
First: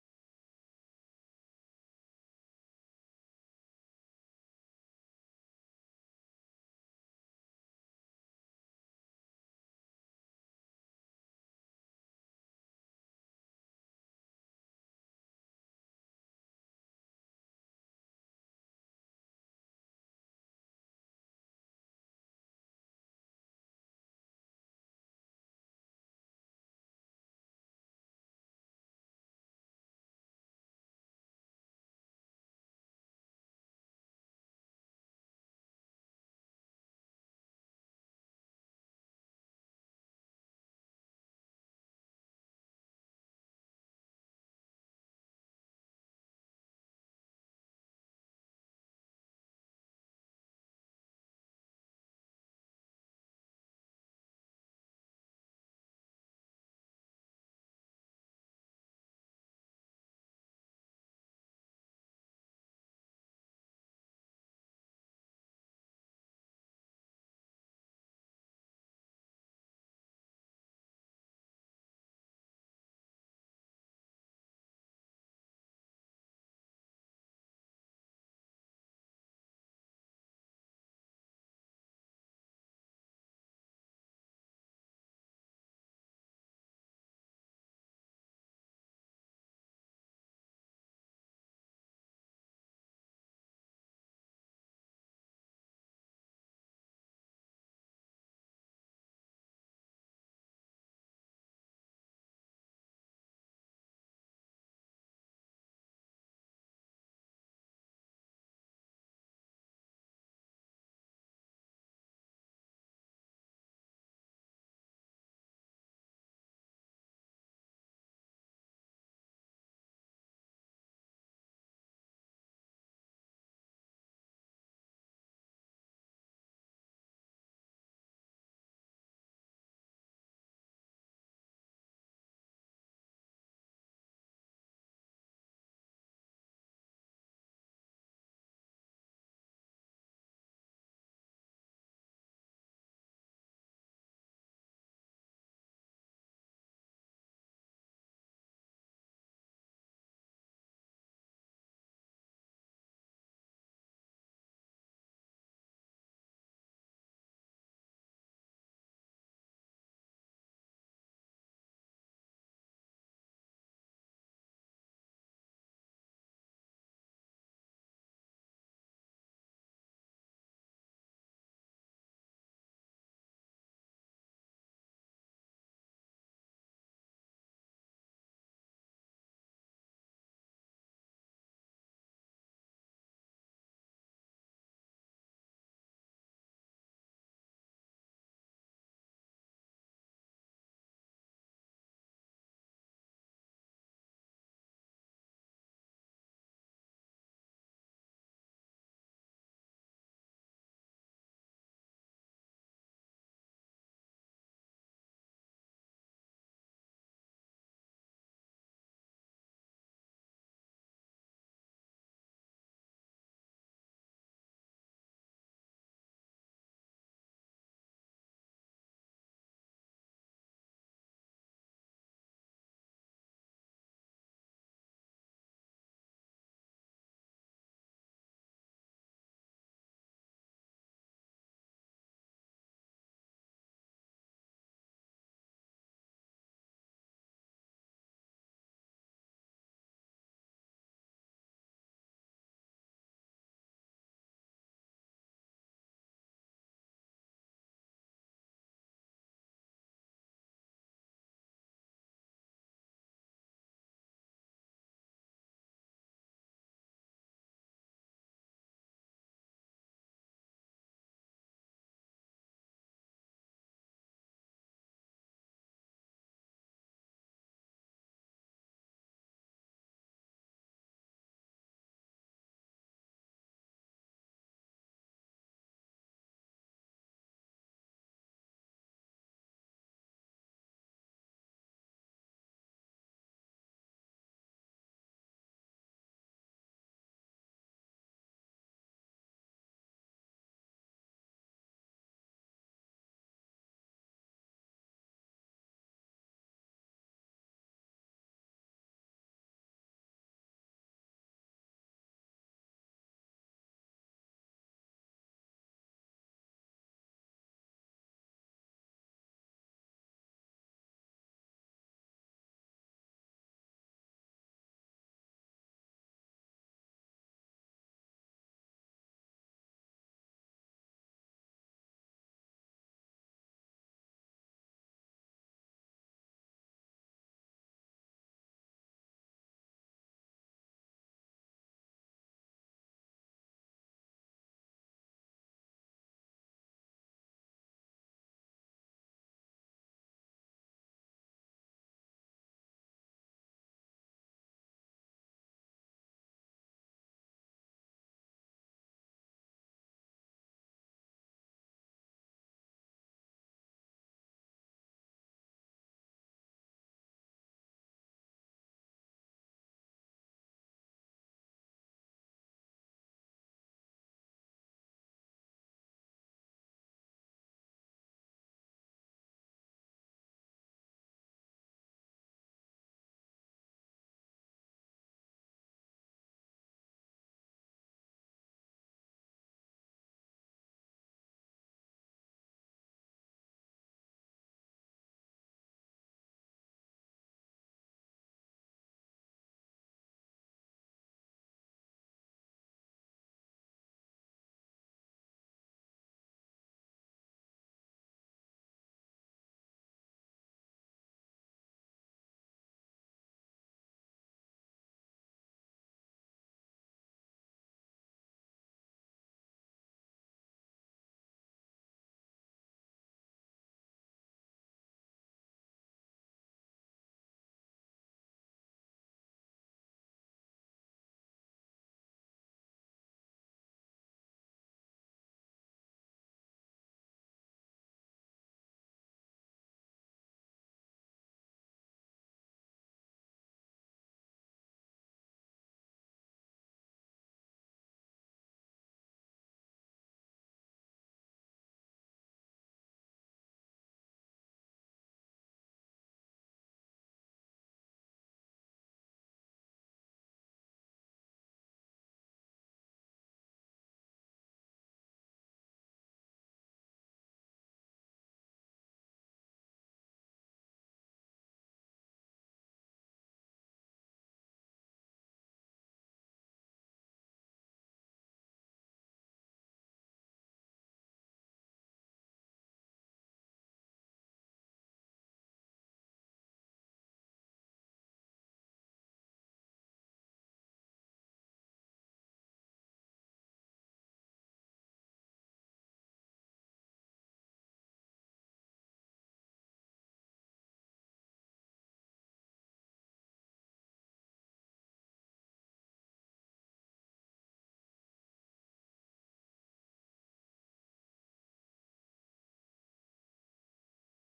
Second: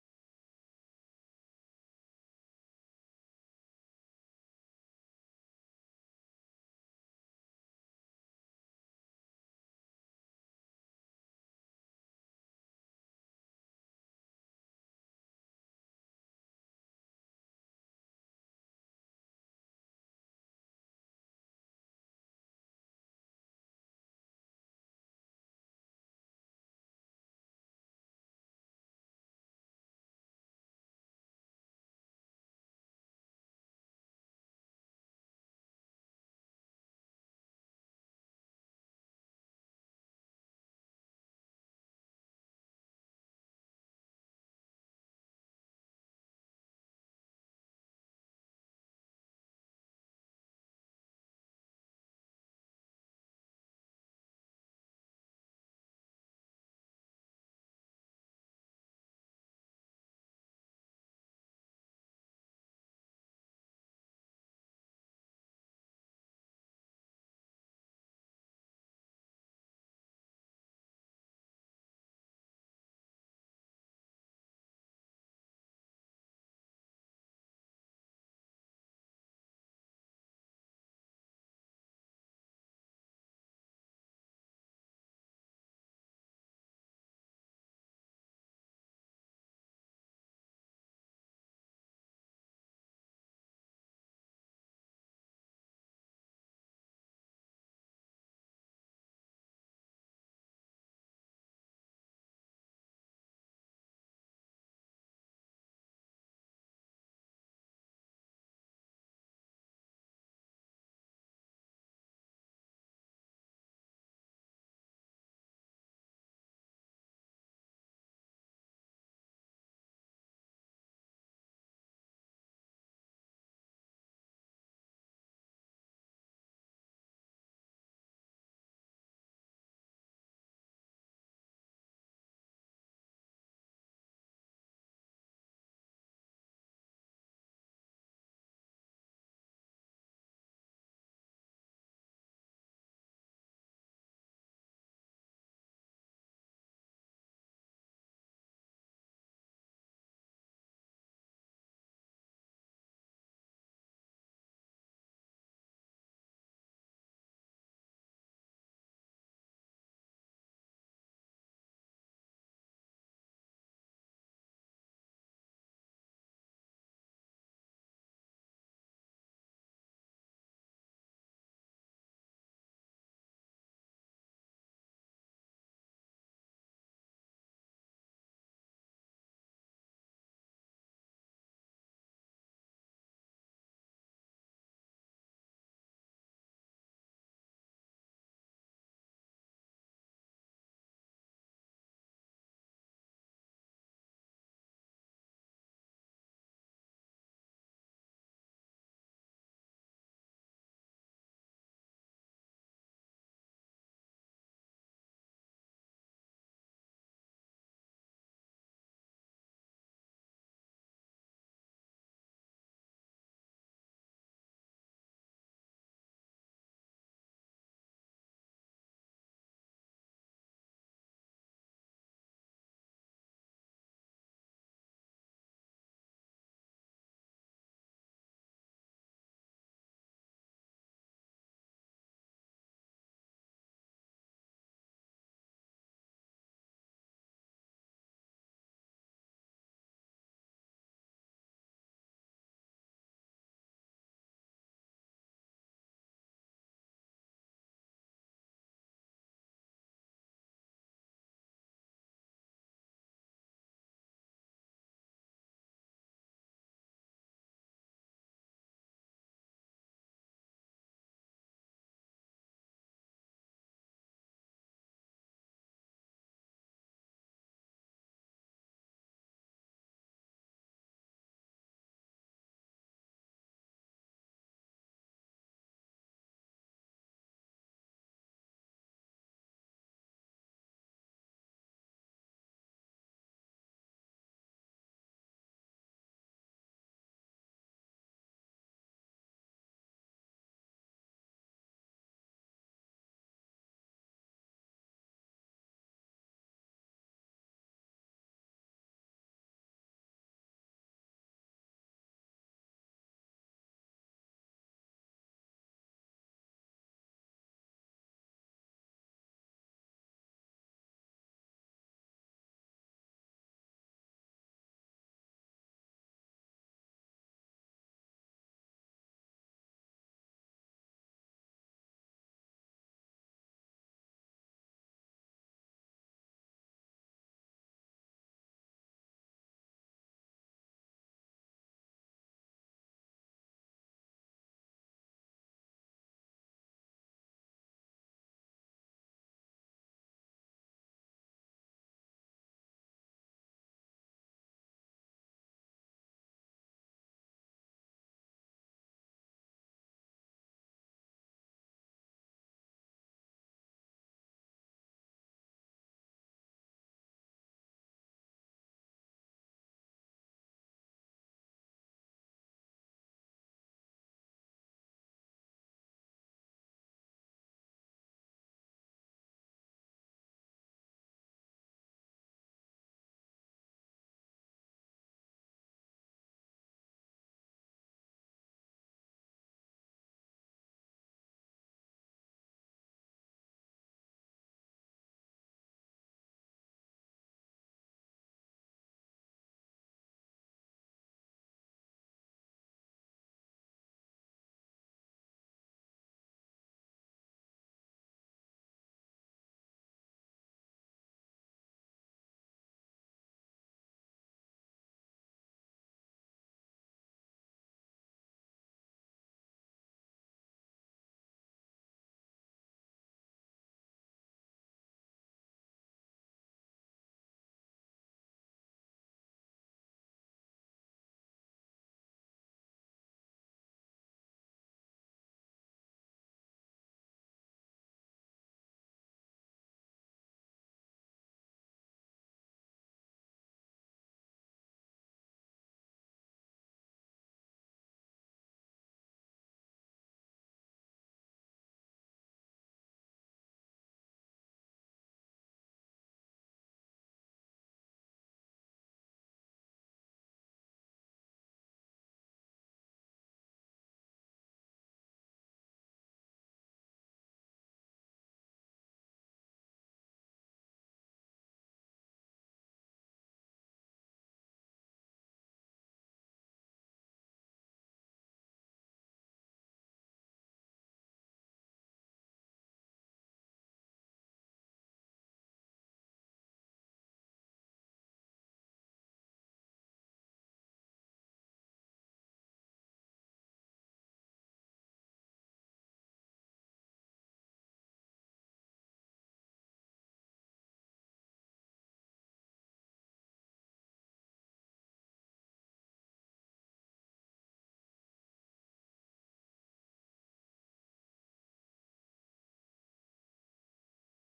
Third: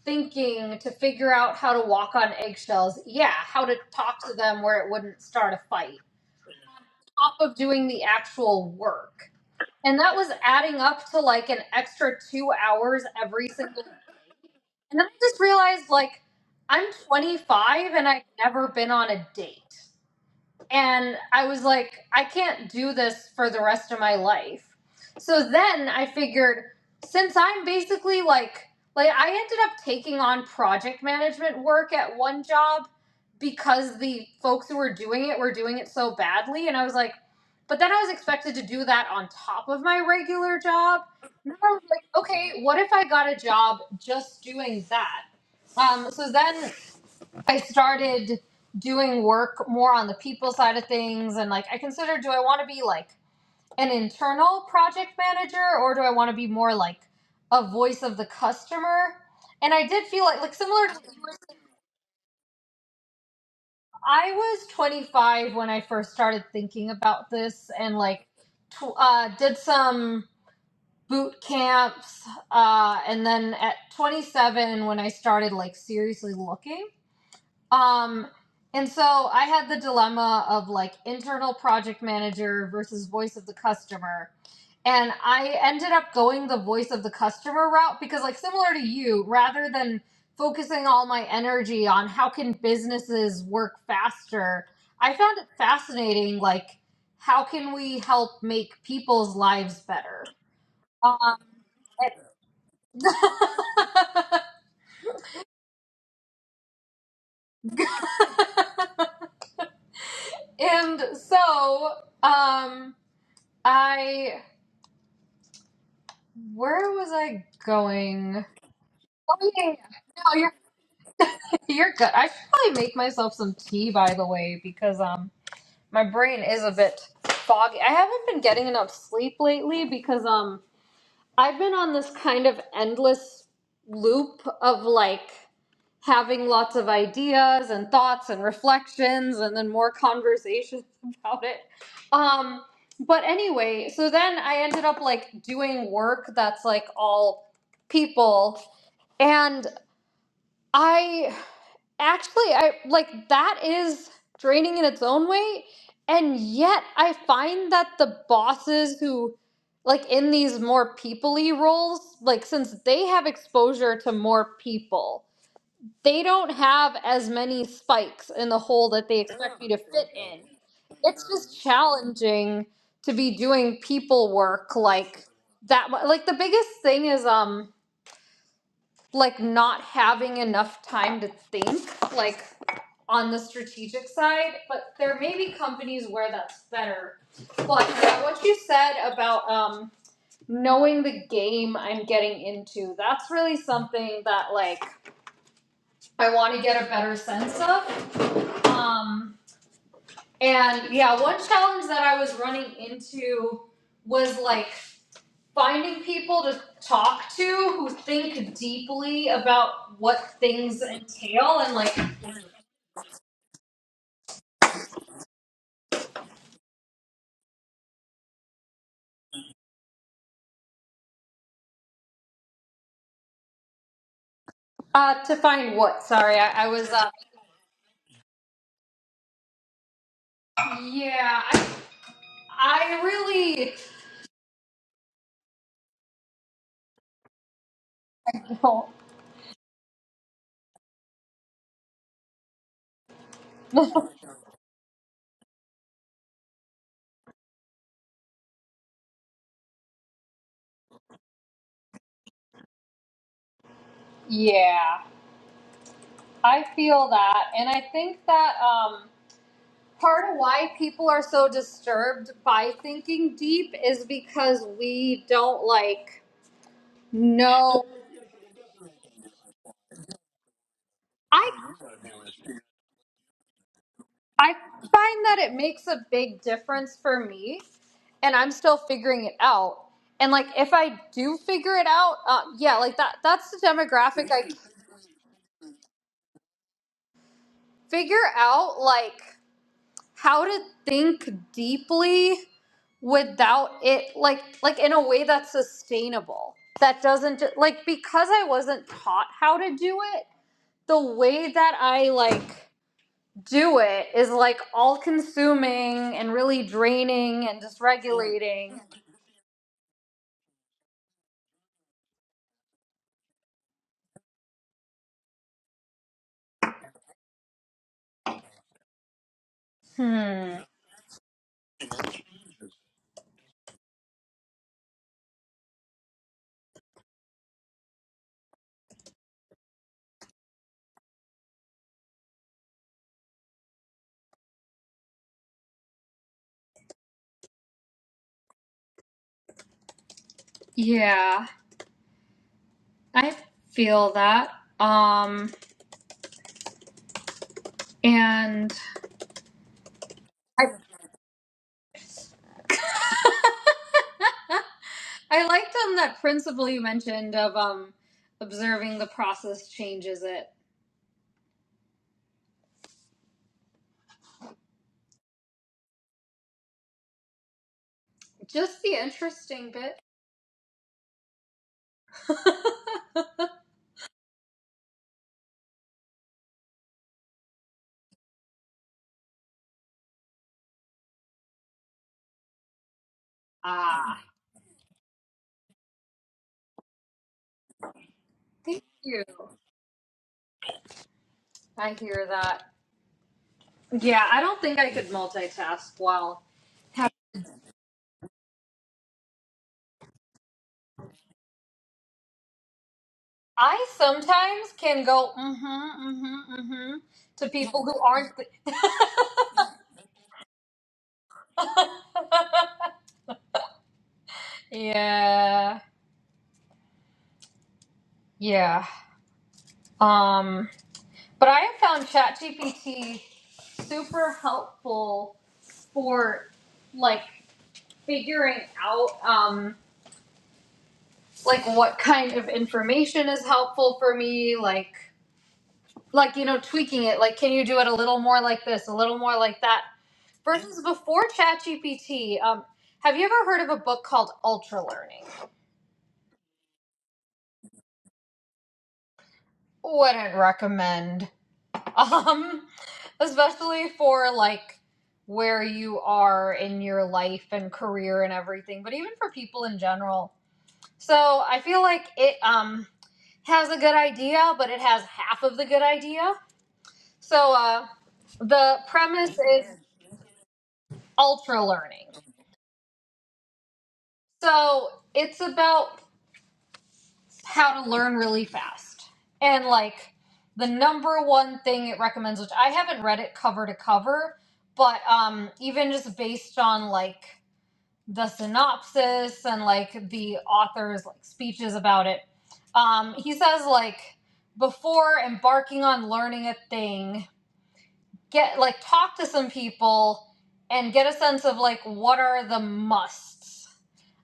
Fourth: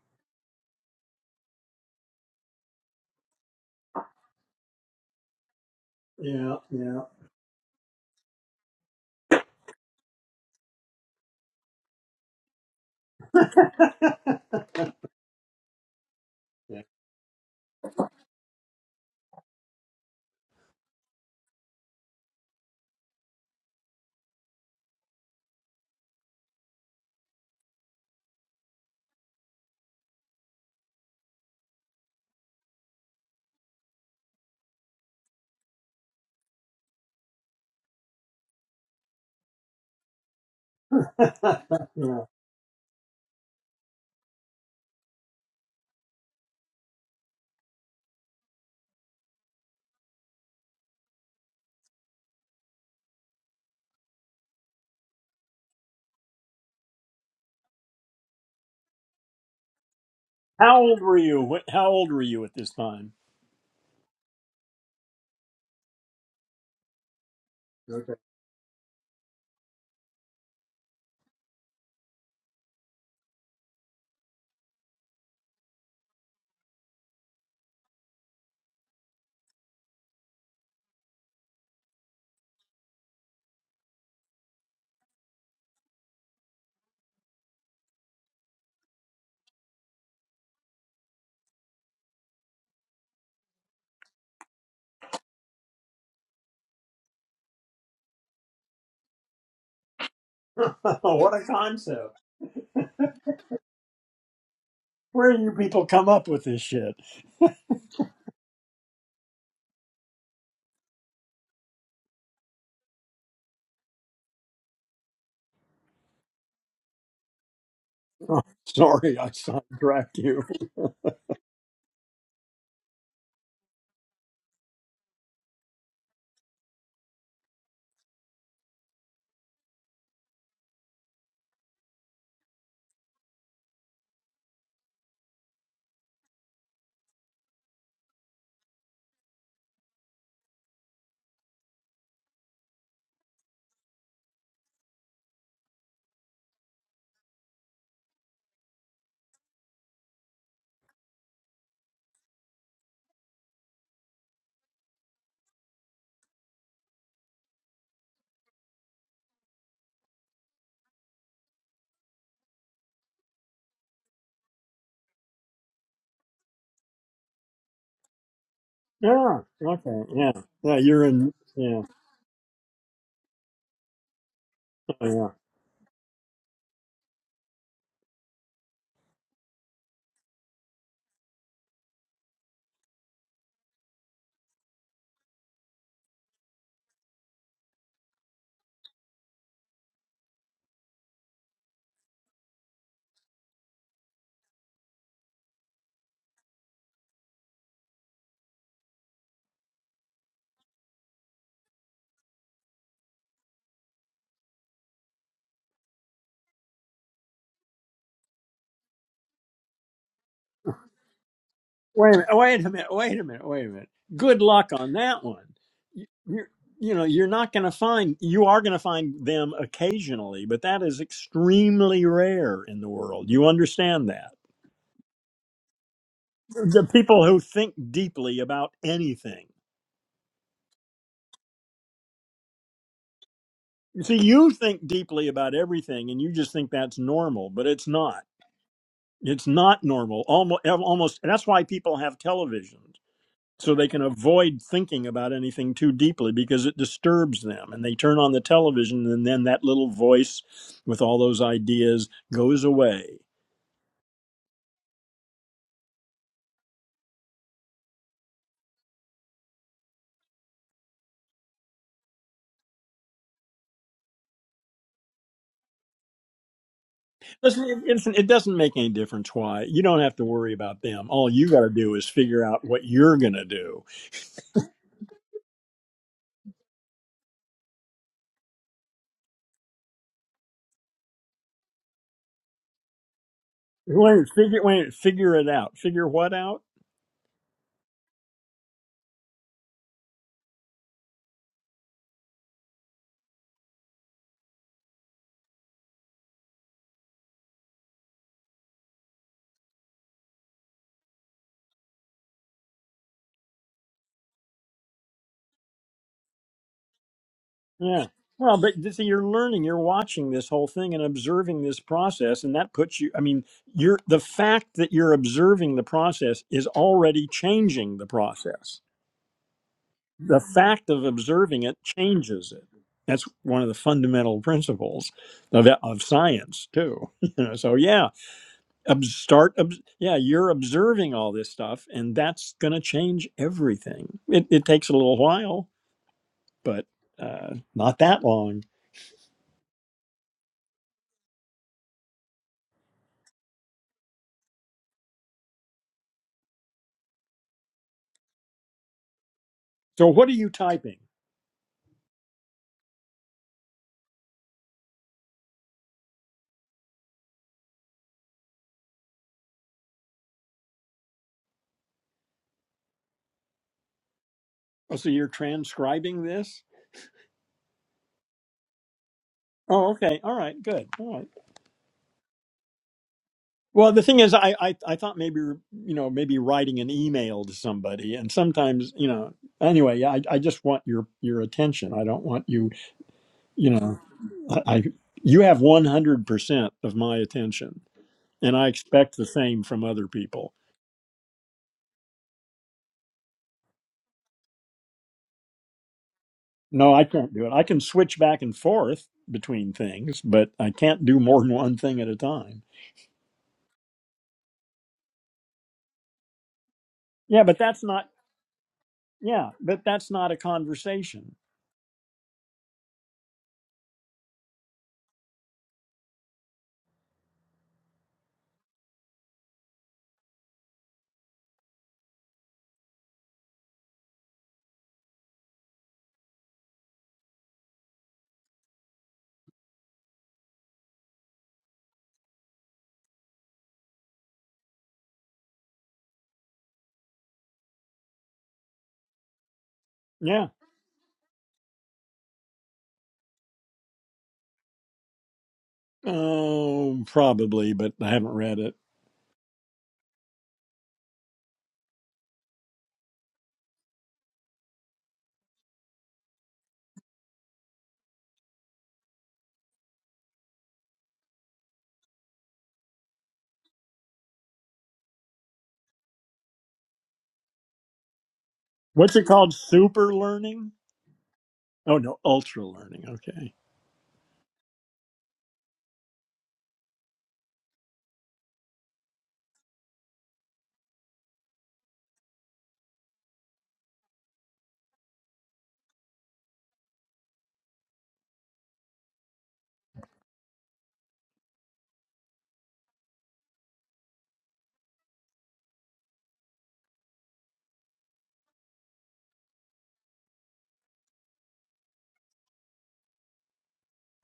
thinking to figure out how to walk on eggshells. Yeah, how to talk to them where it wouldn't start a fight yeah, yeah, top of doing the actual work. And that was adding up to like an extra two hours every single day. And then I just realized like I'm 25 and I've never been on a date. And I was like, I can't do this for the rest of my life. So then I figured, since I'm basically like, like I ended up taking on project management work at one job because the folks who were doing it were doing it so badly. And I was like, but then I was expected to do that on top of my regular job. And yeah. I was yeah. like, okay, what if I got a job just doing that? Um, so then I started doing work more on the people side of things and like I consider do I want to be like an internal project manager or do I want to be more like a voice of the customer? And I did feel like like How similar to old were you? Wh- How old were you at this time? I was 25 when I first started thinking about this and like tw- uh did some boot camps uh and then at 27 when I started like seriously looking Um, and so I had the dilemma of like internal project manager versus voice of the customer. And I ended up going the voice of the customer route because, like, similar to you, rather than focusing all my energy on how can businesses work faster, I found it fascinating, like, how can we help make people's lives better? Uh, what a concept. Where do you people come up with this shit? and so, um, I Where was I Oh, going? sorry, I Oh yeah, yeah. sidetracked yeah. no, you. you're you're good. I should probably make myself some tea, by the way, because um, my brain is a bit foggy. I haven't been getting enough sleep lately because um. I've been on this kind of endless loop of like having lots of ideas and thoughts and reflections and then more conversations about it. Um but anyway, so then I ended up like doing work that's like all people and. I actually I like that is draining in its own way and yet I find that the bosses who like in these more people-y roles like since they have exposure to more people they don't have as many spikes in the hole that they Yeah. expect you to Okay. fit Yeah. in Yeah. You're it's in. just Yeah. challenging to be doing people work Oh, like yeah. that mu- like the biggest thing is um like not having enough time to think like on the strategic side but there may be companies where that's better but yeah, what you said about um knowing the game i'm getting into that's really something that like i want to get a better sense of um and yeah one challenge that i was running into was like finding people to talk to who think deeply about what things entail and like Wait a minute. Wait a minute. Wait a minute. Wait a minute. Good luck on that one. You, you're, you know, you're not going to find. You are going to find them occasionally, but that is extremely rare in the world. You understand that? uh to find what sorry i, I The was uh people who think deeply about anything. yeah i, I really You see, you think deeply about everything and you just think that's normal, but it's not. oh, It's not normal. Almost, almost and that's why people have televisions so they can avoid thinking about anything too deeply because it disturbs them and they turn on the television and then that little voice with all those ideas goes away. yeah i feel that and i think that um part of why people are so disturbed by thinking deep is because we don't like Listen, it, know it's, it doesn't make any difference why. You don't have to worry about them. All you i got to do is figure out what you're going to do. i find that it makes a big difference for me and I'm still figuring it out. And like, if I do figure it out, uh, yeah, like that, that's the Wait, demographic I figure, wait, figure it out. Figure what out? figure out, like, how to think deeply without it, like, like in a way that's sustainable. That doesn't, ju- like, because I wasn't taught how to do it, the way that I, like, do it is like all consuming and really draining and Yeah. Well, but dysregulating. this, you're learning, you're watching this whole thing and observing this process, and that puts you. I mean, you're the fact that you're observing the process is already changing the process. The Hmm. fact of observing it changes it. That's one of the fundamental principles of, of science too. You know, so yeah, ob- start. Ob- yeah, you're observing all this stuff, and that's going to change everything. It, it takes a little while, but uh, not that long. Yeah. I feel that. Um, and So, what are you I, typing? I liked um that principle you mentioned of um observing the process changes it. Oh, so you're transcribing this? Just the interesting Oh, bit. okay. All right. Good. All right. Well, the thing is, I, I, I thought maybe, you know, maybe writing an email to somebody and sometimes, you know, anyway, yeah, I, I just want your, your attention. I don't want you, you know, ah, I, I you have 100% of my attention and I thank expect you. the same from other people. I hear that. Yeah, I don't think I could multitask well. No, I Have- can't do it. I can switch back and forth between things, but I can't do more than one thing at a time. I sometimes can go mm-hmm, mm-hmm, mm-hmm Yeah, to but that's people who not, aren't. yeah, but that's not a conversation. yeah, yeah. Um. But I have found ChatGPT super helpful for like figuring out um like what kind of information is helpful for me, like like you know tweaking it, like can you do it a little more like this, a little more like that Yeah. versus before ChatGPT. Um have you ever heard of a book called Ultra Learning? Oh, probably, but I haven't read it. Wouldn't recommend. Um, especially for like where you are in your life and career and everything, but even for people in general. So I feel like it um has a good idea, but it has half of the good idea. So uh the What's it premise called? is Super learning? ultra Oh, learning. no, ultra learning. Okay. So it's about how to learn really fast. And like the number one thing it recommends, which I haven't read it cover to cover, but um, even just based on like the synopsis and like the author's like speeches about it, um, he says like before embarking on learning a thing, get like talk to some people and get a sense of like what are the musts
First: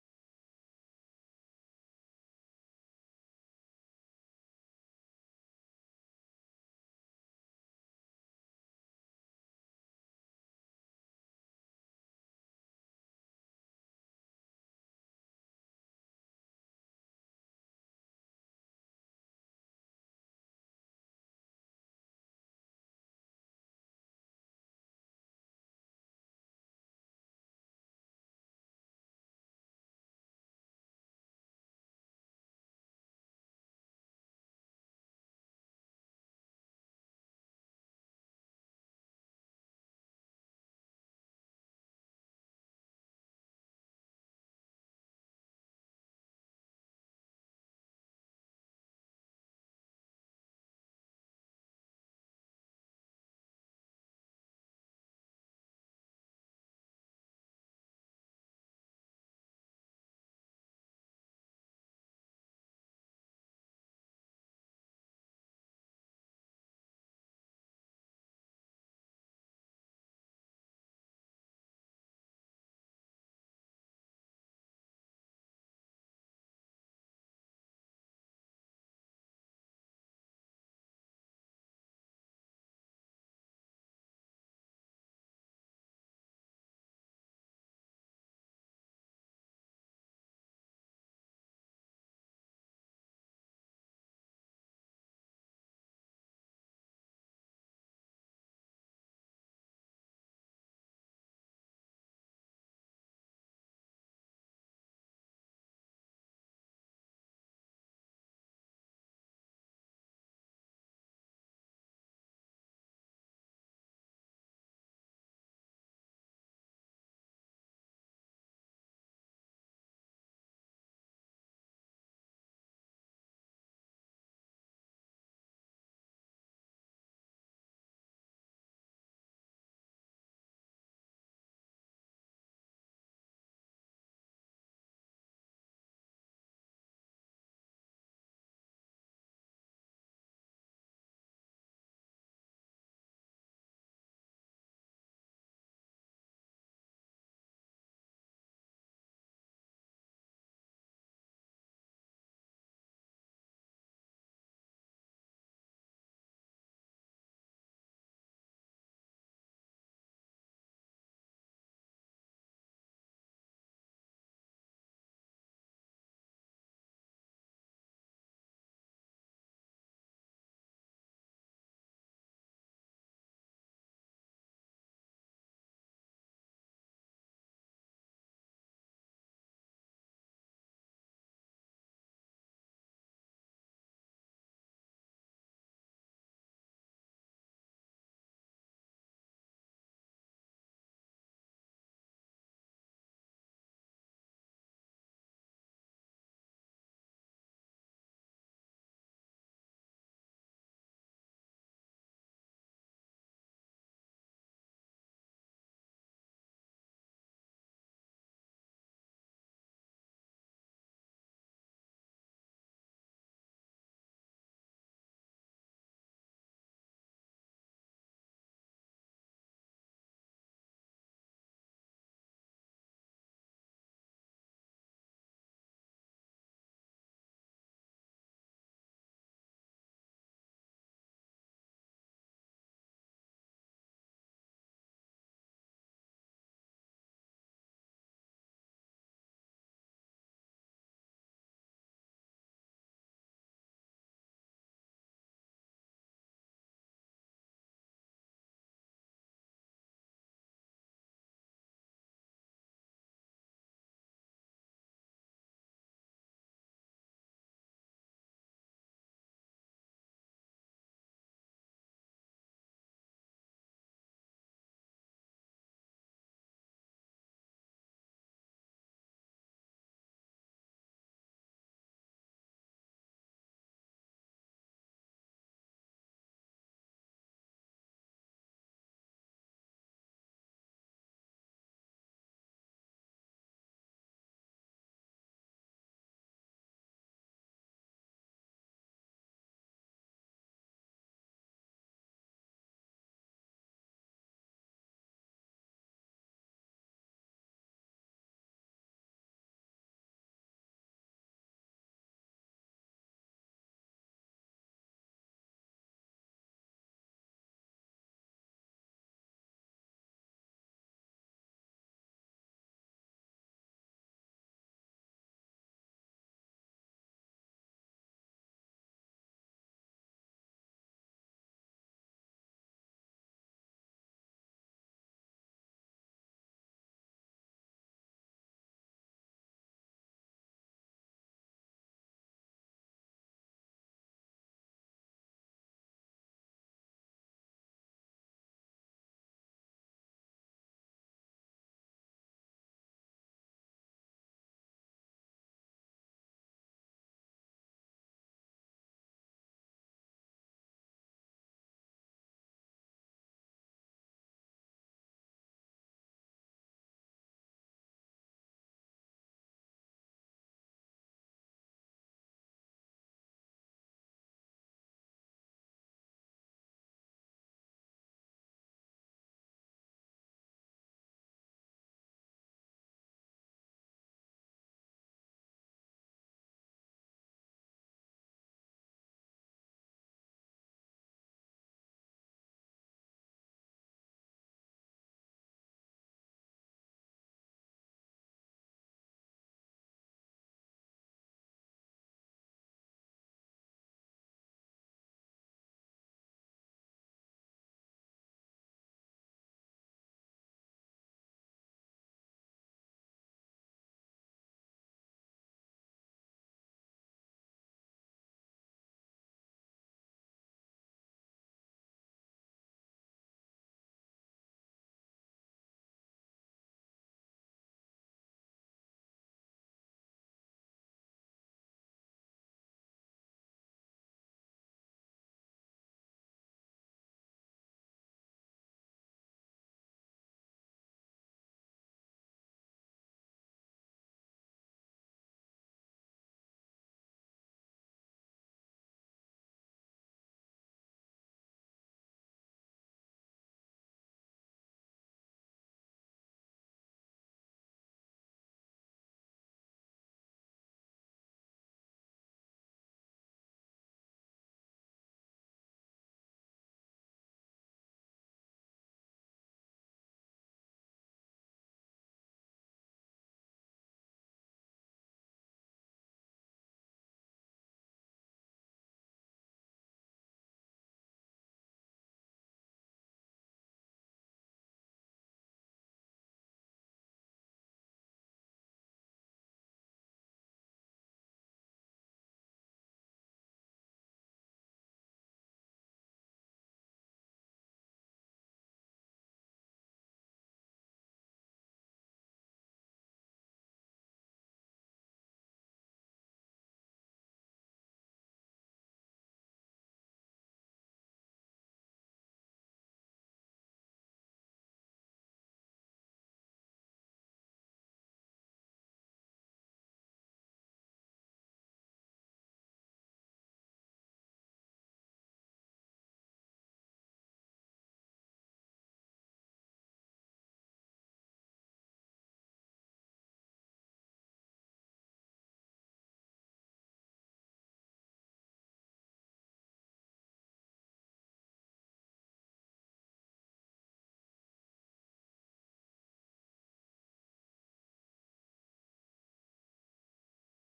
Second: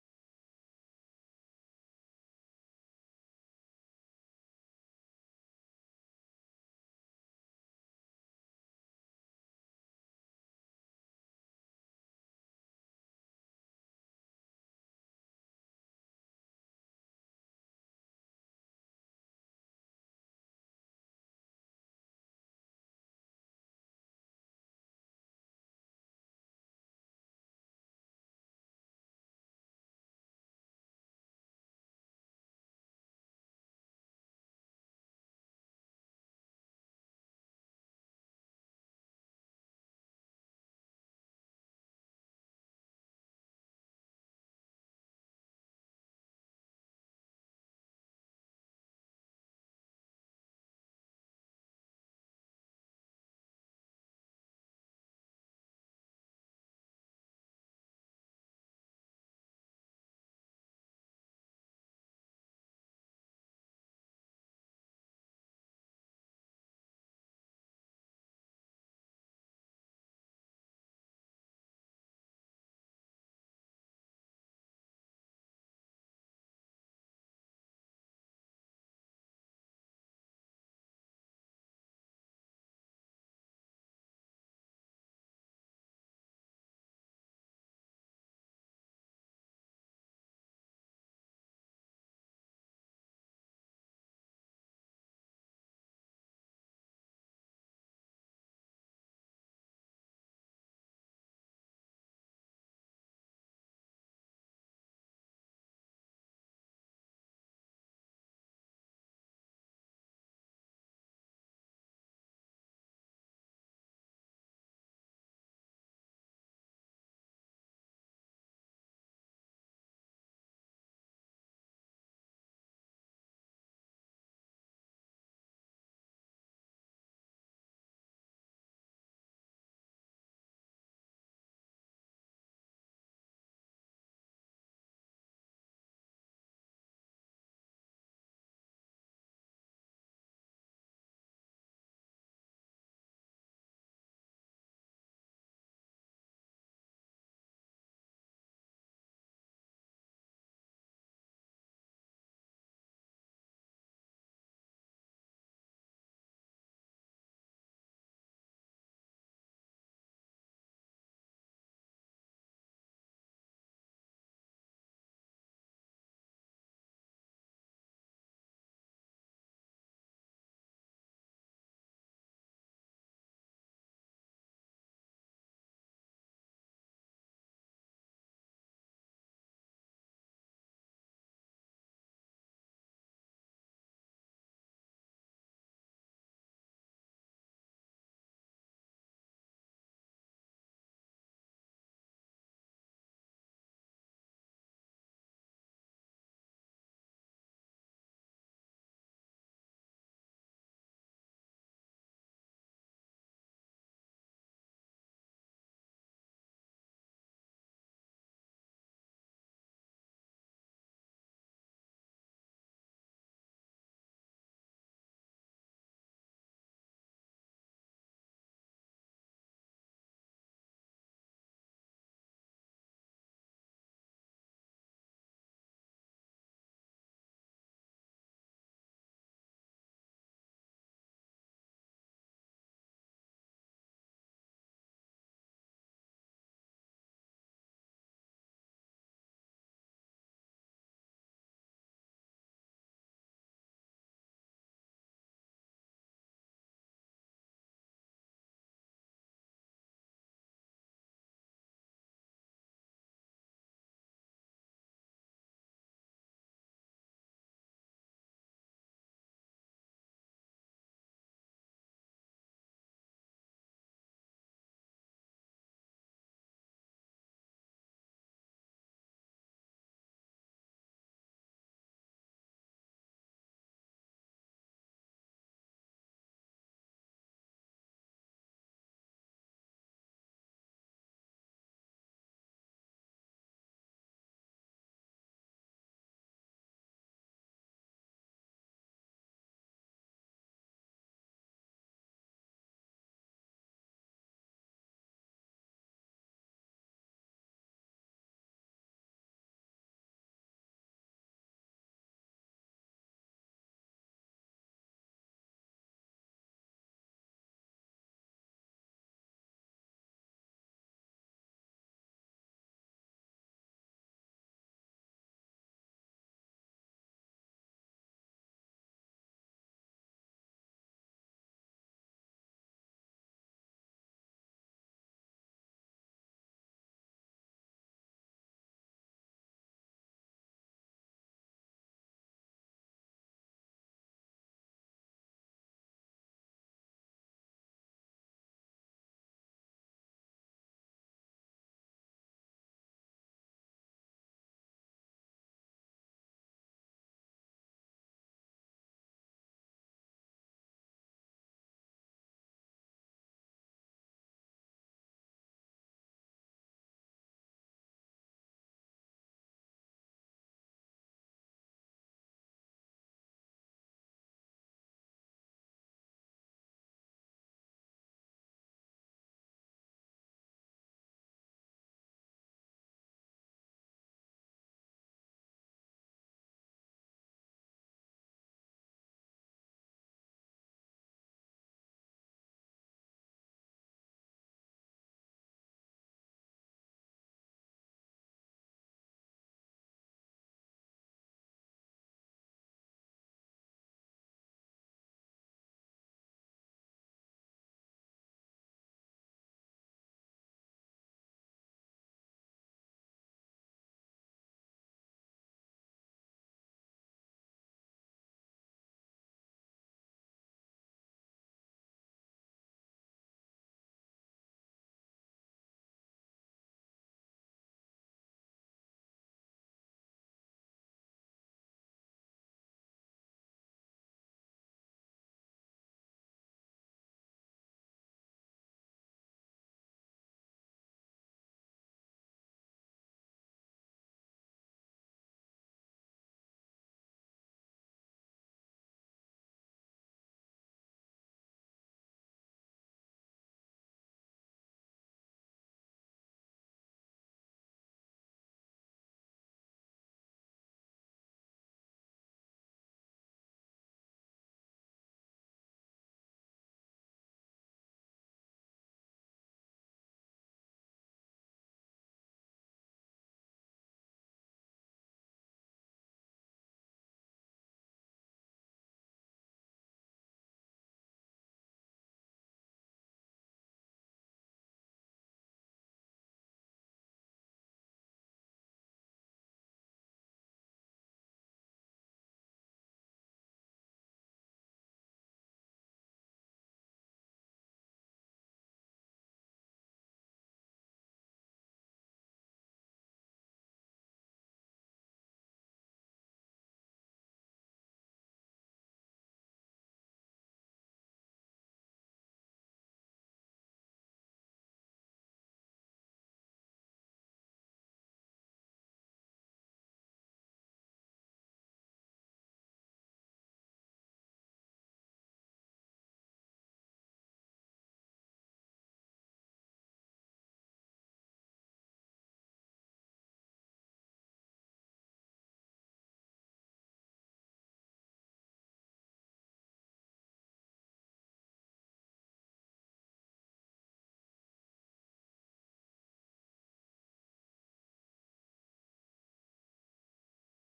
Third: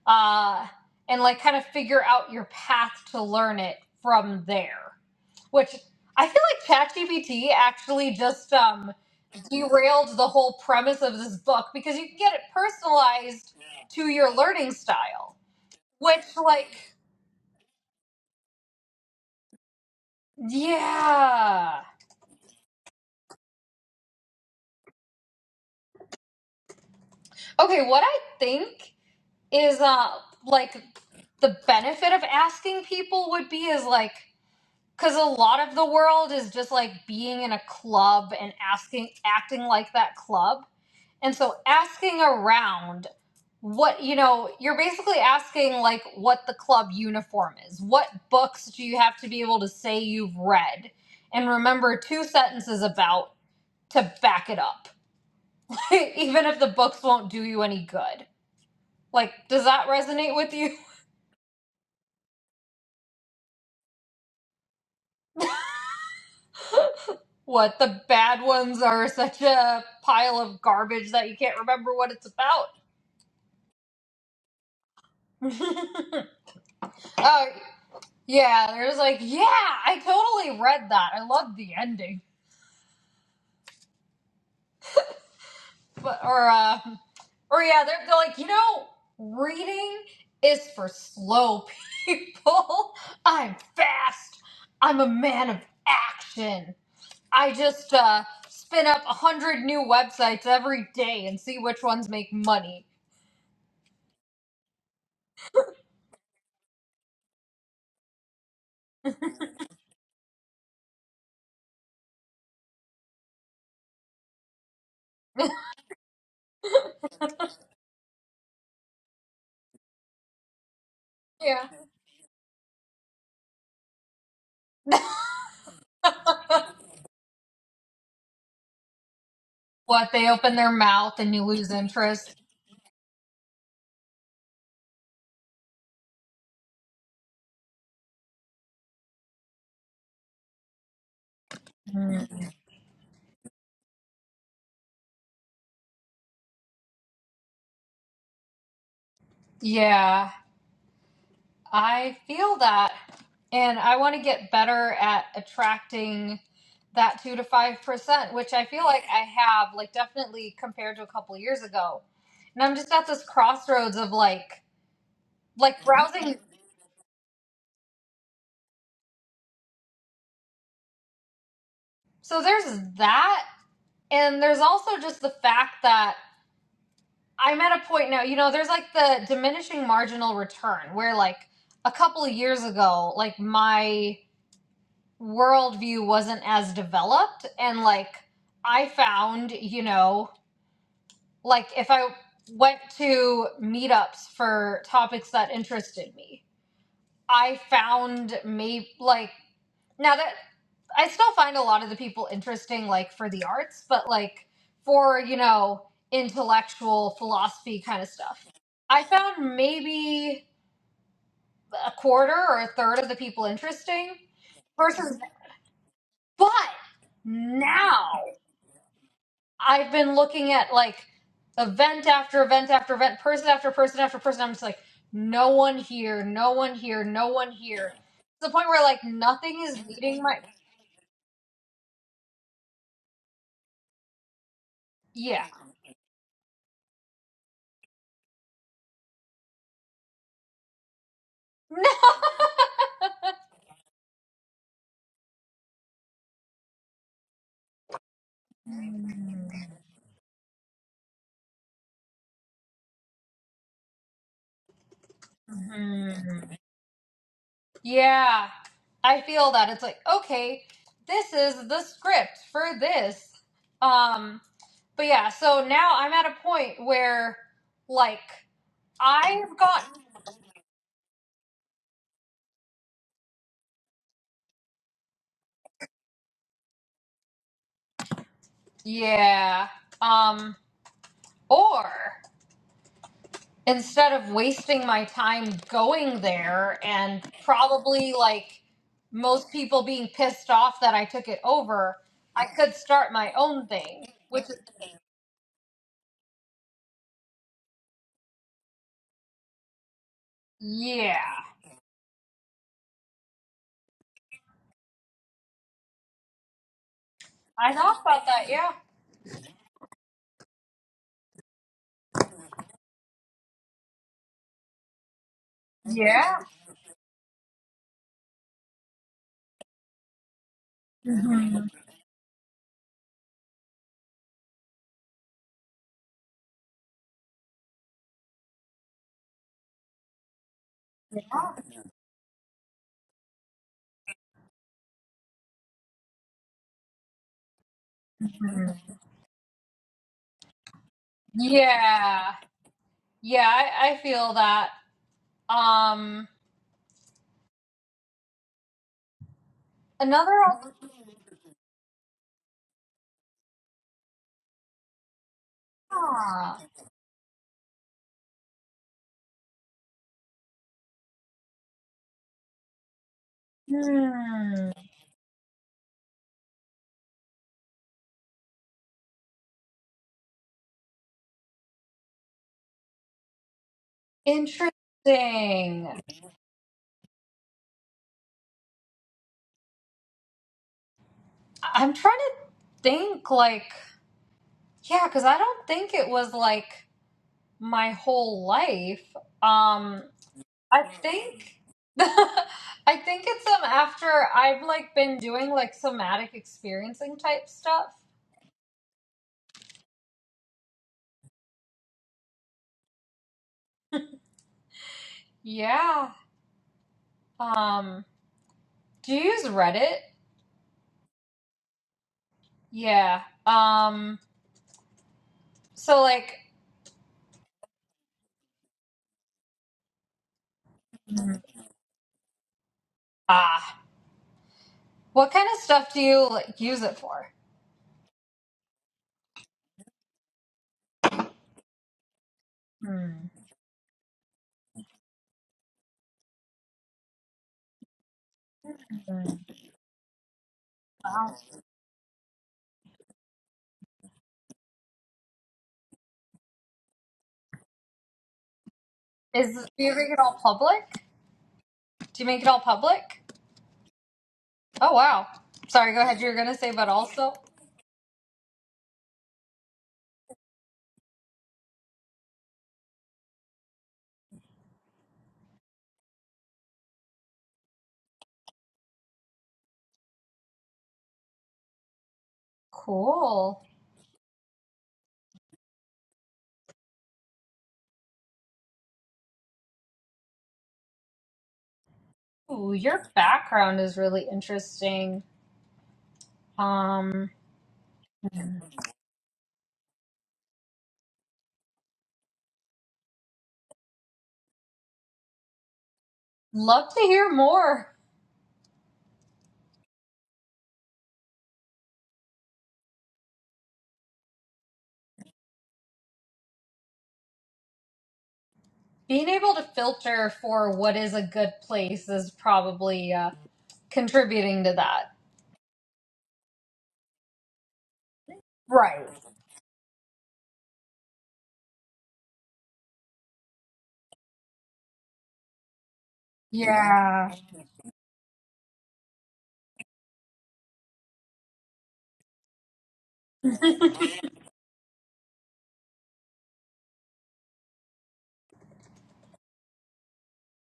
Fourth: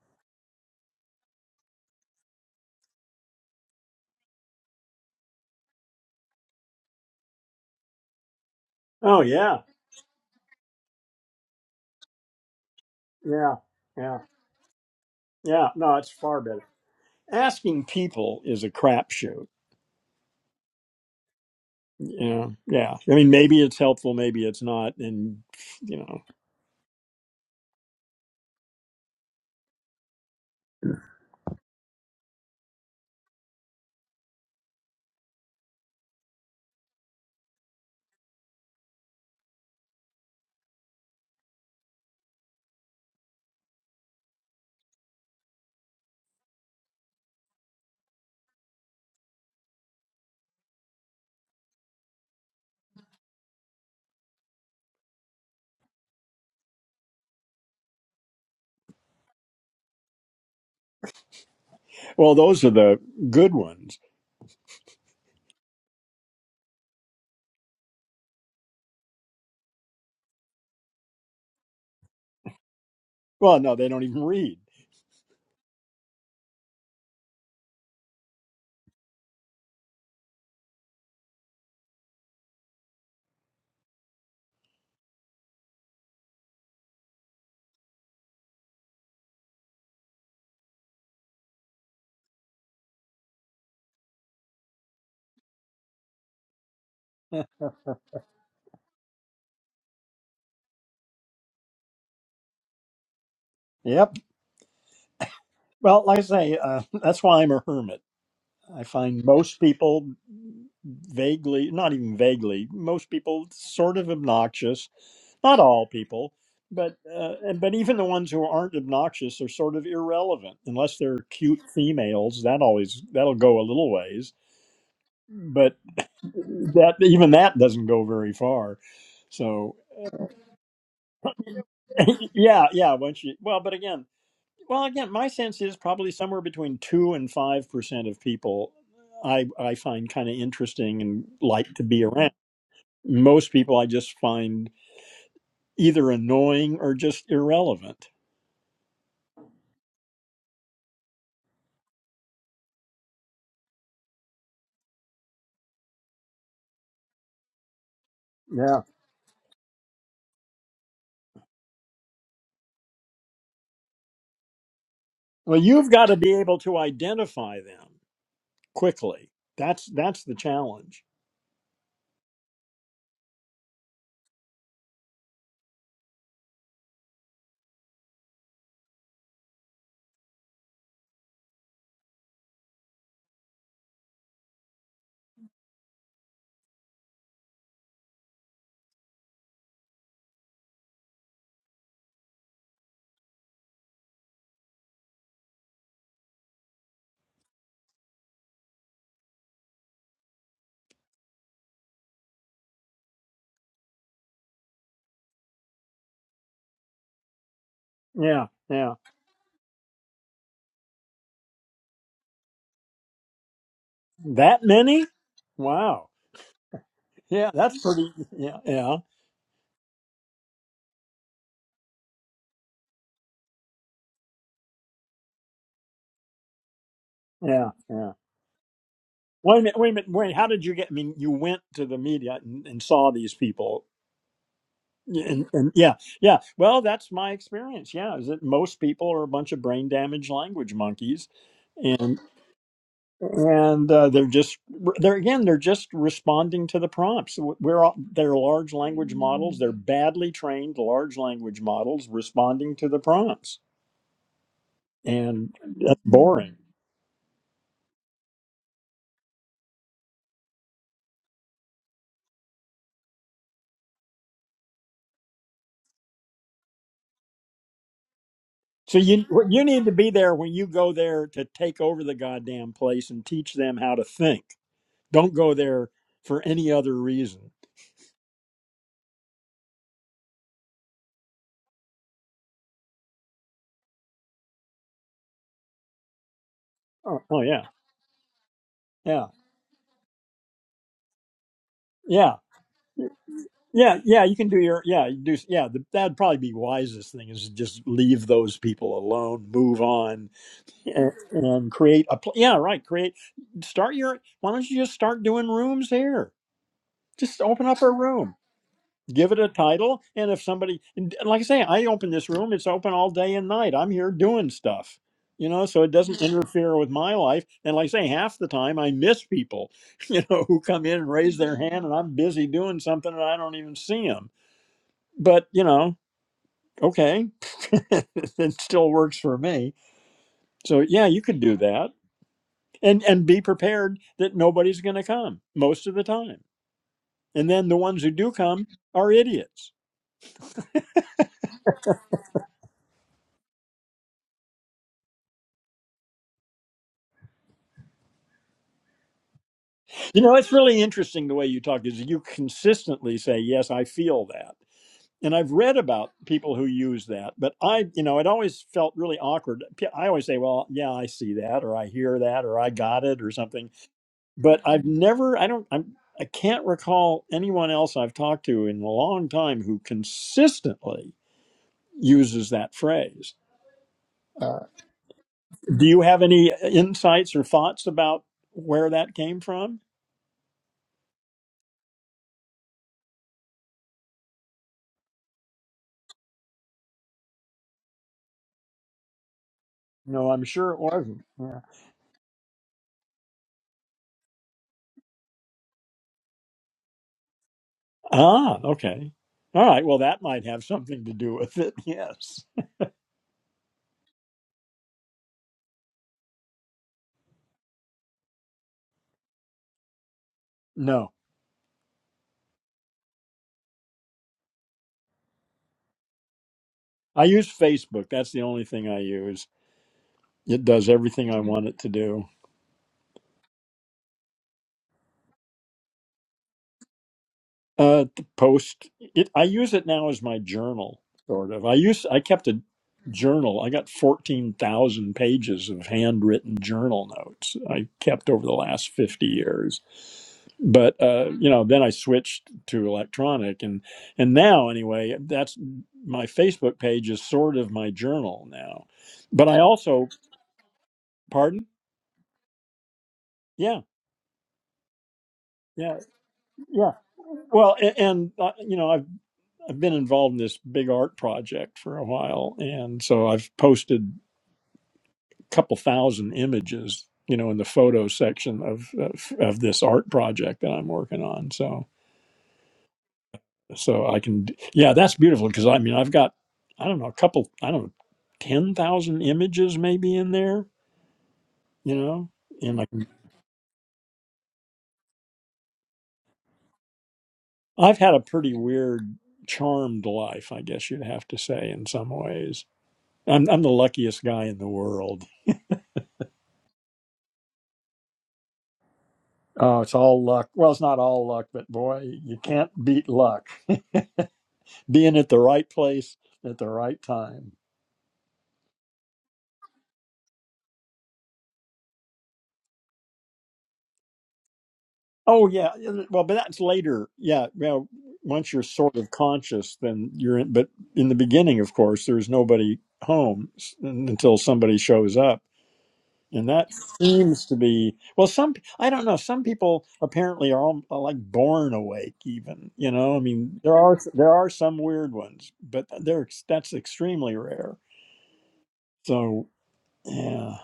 uh, and like kind of figure out your path to learn it from there. Which I feel like ChatGPT actually just um, Oh, yeah. derailed the whole premise of this book because you can get it personalized Yeah. to Yeah. your learning style. Yeah. No, it's Which, far better. like, Asking people is a crapshoot. yeah. Yeah. Yeah. I mean, maybe it's helpful, maybe it's not. And, you know, Okay, what I think is uh, like the benefit of asking people would be is like because a lot of the world is just like being in a club and asking acting like that club and so asking around what you know you're basically asking like what the club uniform is what books do you have to be able to say you've read and remember two sentences about to back it up even if the books won't do you any good like does that resonate with you well, those are the good ones. What the bad ones are such a pile of garbage that you can't remember what it's about. Well, no, they don't even read. oh yeah, there's like yeah, I totally read that. I love the ending, but or uh, or yeah, they're, they're like you know, reading is for slow people. I'm fast. I'm a man of action. I just uh, spin up a hundred new websites every day and see which ones make money. Yep. Well, like I say, uh, that's why I'm a hermit. I find most people vaguely, not even vaguely, most people sort of obnoxious. Not all people, but uh, and- but even the ones who aren't obnoxious are sort of irrelevant unless they're Yeah. cute females. That always that'll go a little ways, but that even that doesn't go very far. So What they open their mouth and you lose interest. yeah, yeah. Once you well, but again. Well, again, my sense is probably somewhere between two and five percent of people I I find kind of interesting and like to be around. Mm. Most people I just find either annoying or just irrelevant. Yeah, I feel that. And I want to get better at attracting that 2 to 5%, which I Yeah. feel like I have like definitely compared to a couple years ago. And I'm just at this crossroads of like Well, like you've got to be browsing. able to identify them quickly. That's that's the challenge. So there's that and there's also just the fact that I'm at a point now, you know, there's like the diminishing marginal return where like a couple of years ago, like my worldview wasn't as developed and like i found you know like if i went to meetups for topics that interested me i found maybe like now that i still find a lot of the people interesting like for the arts but like for you know intellectual philosophy kind of Yeah, stuff yeah. i found maybe a quarter or a third of the people interesting That many? versus Wow. but Yeah, that's pretty. now Yeah, yeah, I've been looking at like event after event after event, person after person after person. I'm just like, no one here, no one here, no one yeah, here. yeah. To the point where like Wait a nothing minute. is Wait a minute. leading Wait. my How did you get? I mean, you went to the media and, and saw these people. Yeah, And, yeah. and yeah, yeah. Well, that's my experience. Yeah, is that most people are a bunch of brain damaged language monkeys, and and uh, they're just they're again they're just responding to the prompts. We're all, they're large language models. They're badly trained large language models responding to the prompts, and that's Mhm. boring. yeah, I feel that it's like okay, this is the script for this. Um, but yeah, so now I'm at a point where like So you what I've you need got to be there when you go there to take over the goddamn place and teach them how to think. Don't go there for any other reason. yeah. Um, or instead of wasting my time going there Oh, and oh yeah. probably like Yeah. most people being pissed off that I took it over, Yeah. I could start my own Yeah, thing, yeah, you which can is, do your yeah, you do yeah. The, that'd probably be wisest thing is just leave those people alone, move on, and, yeah. and create a pl- yeah, right. Create start your. Why don't you just start doing rooms here? Just open I up a thought about room that, yeah. give it a title and if somebody and like i say i open this room it's open all day and night i'm here doing stuff you know so it doesn't Yeah. interfere with my life and like i say half the time i miss people you know who come in and raise their Mhm. hand and i'm busy doing something and i don't even see them but you know okay it still works for me so yeah you could do that and and be prepared that nobody's going to come most of the time and then the ones who do come are idiots Yeah. Yeah, I, I feel that. Um You another know, it's really interesting the way you talk is you consistently say, Yes, I feel that. And I've read about people ah, who use that, but I, you know, it always felt really awkward. P- I always say, Well, yeah, I see that, or I hear that, or I got it, or something. But hmm, I've never, I don't, I'm, I can't recall anyone else I've talked to in a long time who consistently uses that phrase. Uh, do interesting. you have any uh, insights or thoughts about where that came from? I'm trying to think like Yeah, because I don't think it was like my whole life. Um, No, I'm sure it I wasn't. think I think it's um after I've like been doing like somatic experiencing type stuff. Ah, okay. All right. Well, that might have something to do with it. Yes. Yeah. Um, do you use Reddit? No, Yeah. Um, so like I use Facebook. That's the only thing I use. It does everything I Mhm. want it to do. ah, what kind of stuff do you like use it for? Uh, to post it. I use it now as my journal, sort of. I use I kept a Hmm. journal. I got fourteen thousand pages of handwritten journal notes I kept over the last fifty Hmm. years. But uh, Wow. you know, then I switched to electronic, and and now anyway, that's my Facebook page is sort of my journal now. But Is I do you make also, it all public? pardon, Do you make it all public? yeah, Oh wow. Sorry, yeah, go ahead. You were gonna say, but yeah. also. Well, and, and uh, you know, I've I've been involved in this big art project for a while, and so I've posted a couple thousand images, you know, in the photo section of of, of this art project that I'm working on. So Cool. so I can, yeah, that's beautiful because I mean I've got I don't know a couple I don't know ten thousand images maybe in there, you know, Ooh, and like your background is really interesting. Um, I've had a pretty weird charmed life, I guess you'd have to say in some ways. I'm I'm the luckiest guy in the world love to hear more. Oh, it's all luck. Well, it's not all luck, but boy, you can't beat luck. Being at the right place at the right time. Being able to filter for what is a good place is probably uh, contributing to that. Oh yeah. Well, but that's later. Yeah. Well, once you're sort Right. of conscious, then you're in. But in the beginning, of course, there's nobody home s- until somebody shows up, and that Yeah. seems to be. Well, some I don't know. Some people apparently are, all, are like born awake. Even you know, I mean, there are there are some weird ones, but they're that's extremely rare. So. Yeah.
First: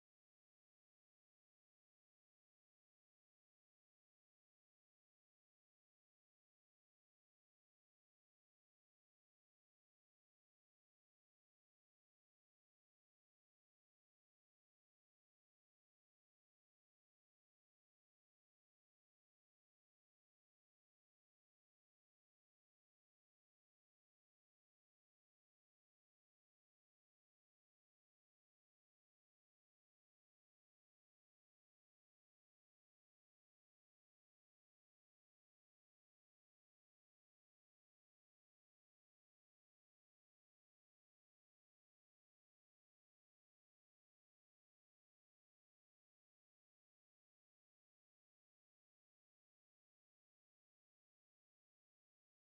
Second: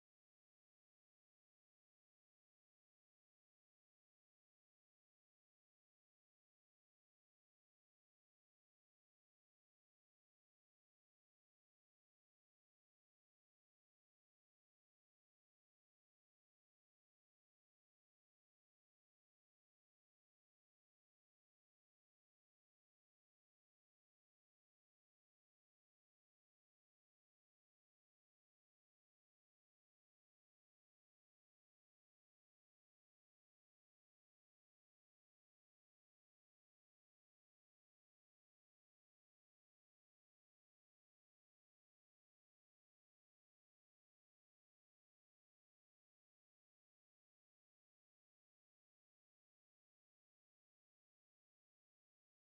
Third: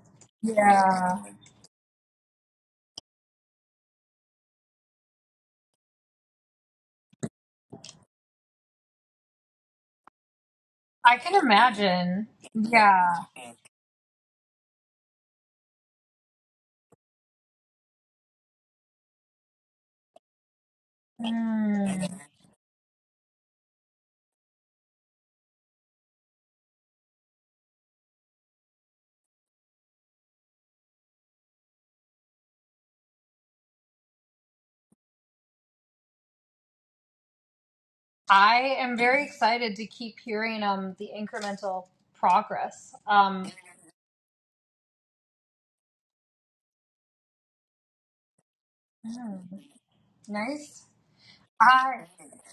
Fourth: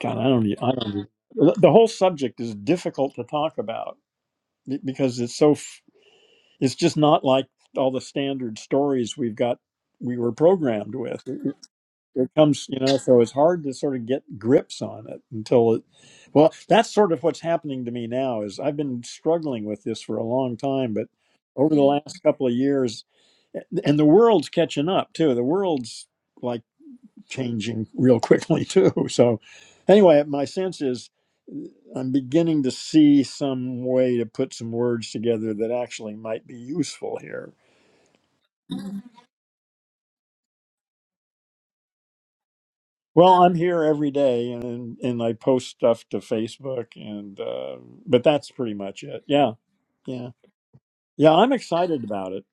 God, I don't. e- I don't. e- Yeah. The the whole subject is difficult to talk about be- because it's so. f- It's just not like all the standard stories we've got. We were programmed I with. can It, it imagine. it comes, you know. Yeah. So it's hard to sort of get grips on it until it. Well, that's sort of what's happening to me now. Is I've been struggling with this for a long time, but over the Mm. last couple of years, eh, and the world's catching up too. The world's like. changing real quickly too. So anyway, my sense is I'm beginning to see some way to put some words together that actually might be useful here. I am very excited to keep hearing um the incremental progress. Well, Um, I'm here every day, and and I post stuff to Facebook, and uh, but that's pretty much it. mm, Yeah, yeah, nice. yeah. I'm excited I about it.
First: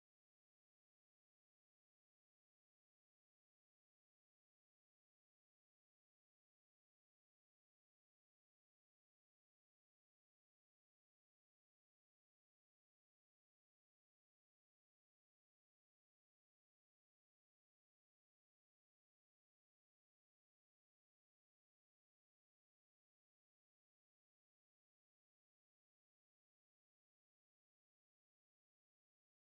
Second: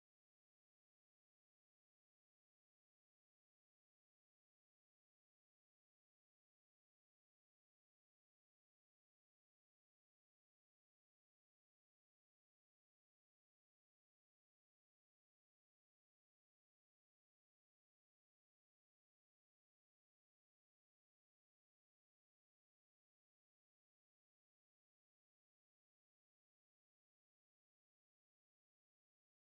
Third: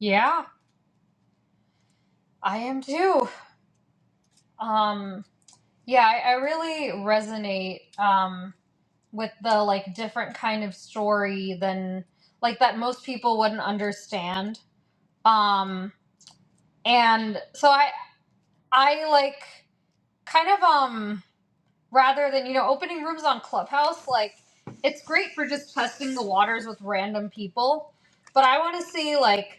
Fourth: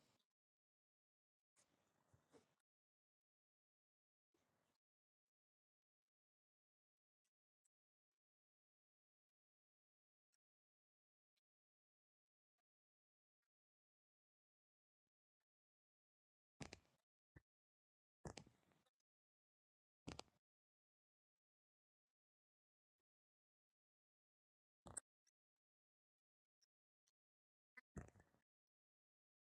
Yeah, I am too. Um, yeah, I, I really resonate um, with the like different kind of story than like that most people wouldn't understand. Um, and so I I like kind of um rather than you know opening rooms on Clubhouse like it's great for just testing the waters with random people, but I want to see like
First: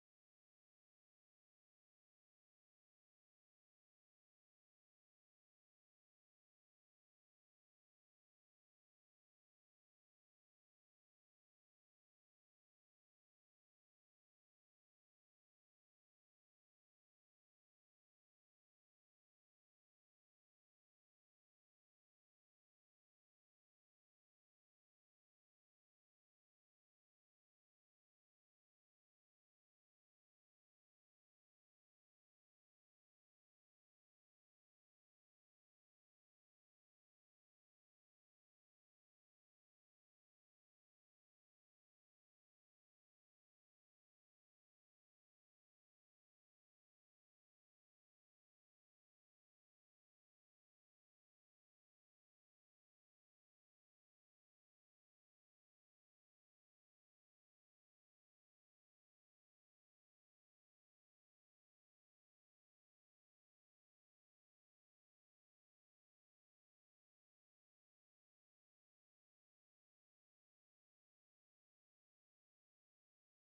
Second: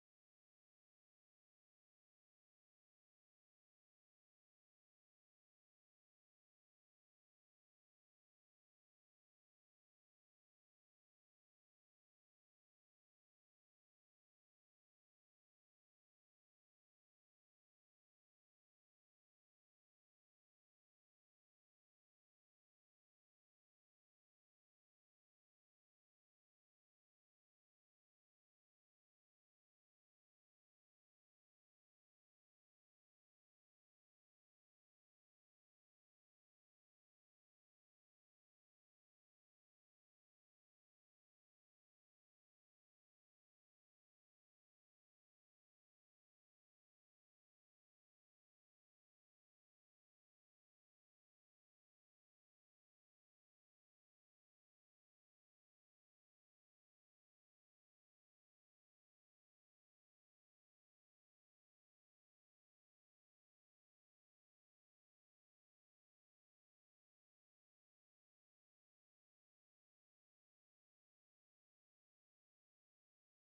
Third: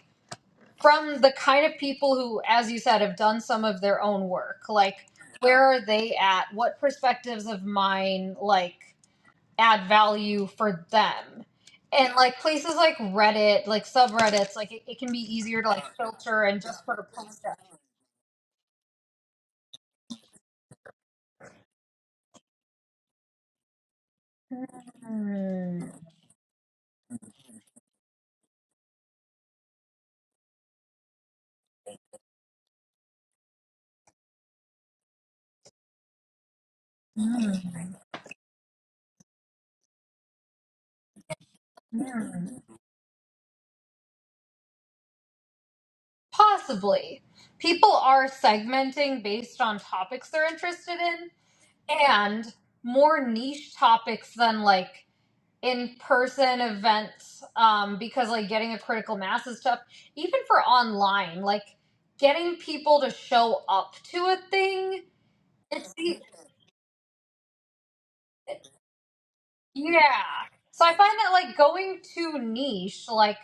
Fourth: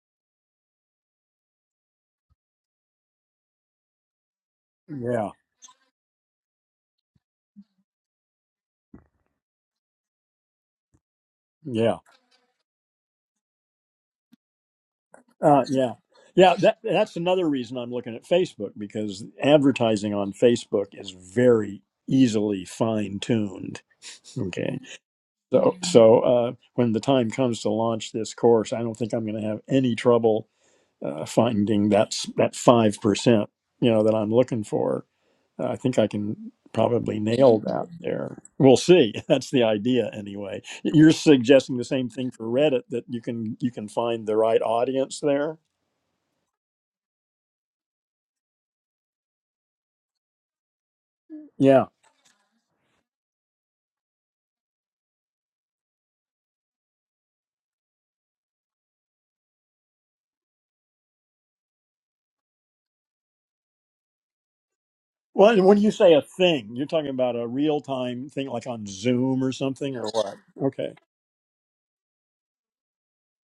from the kind of people who, as you said, have done some of their own work. Like, Yeah, where are they at? What perspectives of mine, like, add value for them? yeah, And, like, places like Reddit, like subreddits, like, it, it can be easier uh, to, like, yeah, filter yeah. and That just put a that's post another up. reason I'm looking at Facebook because advertising on Facebook is very easily fine tuned. Okay. So, Hmm, so uh, when the time comes to launch this course, I don't think I'm going to have any trouble uh, finding that's that five percent, you know, that I'm looking for. Uh, I think I can probably hmm, nail that there. We'll see. That's the idea, anyway. You're suggesting the same thing for hmm. Reddit that you can you can find the right audience there. Possibly. People are segmenting based on topics they're interested in Yeah. and more niche topics than, like, in person events um, because like getting a critical mass is tough, even for online like getting people to show up to a thing Well, and when you it's say a the, thing, you're talking about a real time thing, like on Zoom or something, yeah or what? so i Okay. find that like going too niche like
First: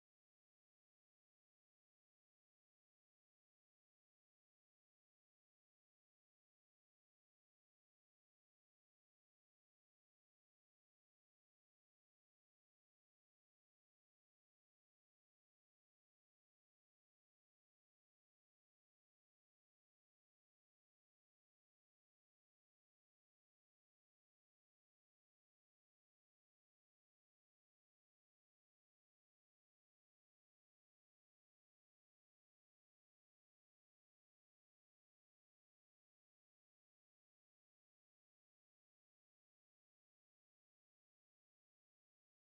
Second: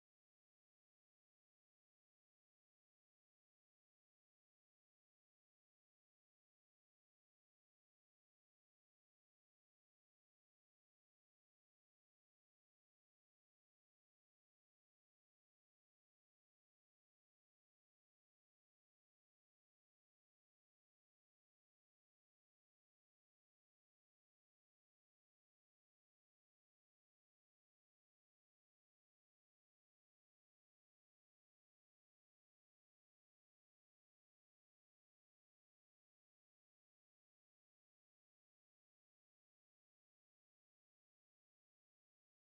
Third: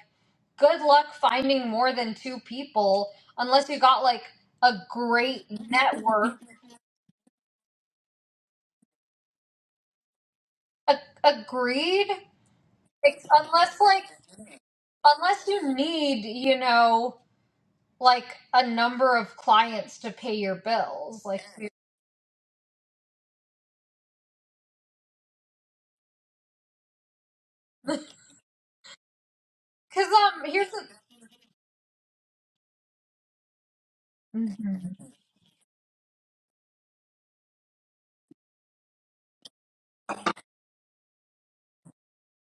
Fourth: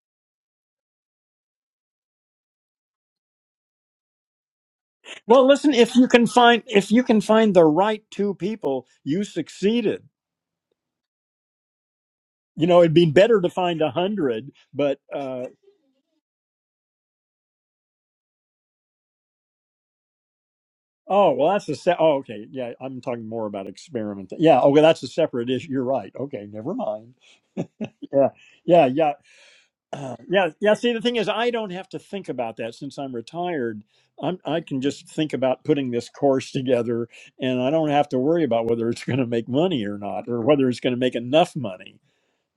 good luck finding more than two people unless you got like a great Well, listen, if you can network find if you can find the right two people, you succeeded. a- agreed You know, it'd be it's, better to unless find a like hundred, but unless uh, you need you know like a number of clients to pay your bills oh like well, that's a se- oh okay yeah. I'm talking more about experiment. Yeah, okay, that's a separate issue. You're right. Okay, never mind. Cause Yeah, yeah, yeah, uh, um, yeah, here's yeah. the. See, the thing is, I don't have to think about that since I'm retired. I'm, I can Mhm. just think about putting this course together, and I don't have to worry about whether it's going to make money or not, or whether it's going to make enough money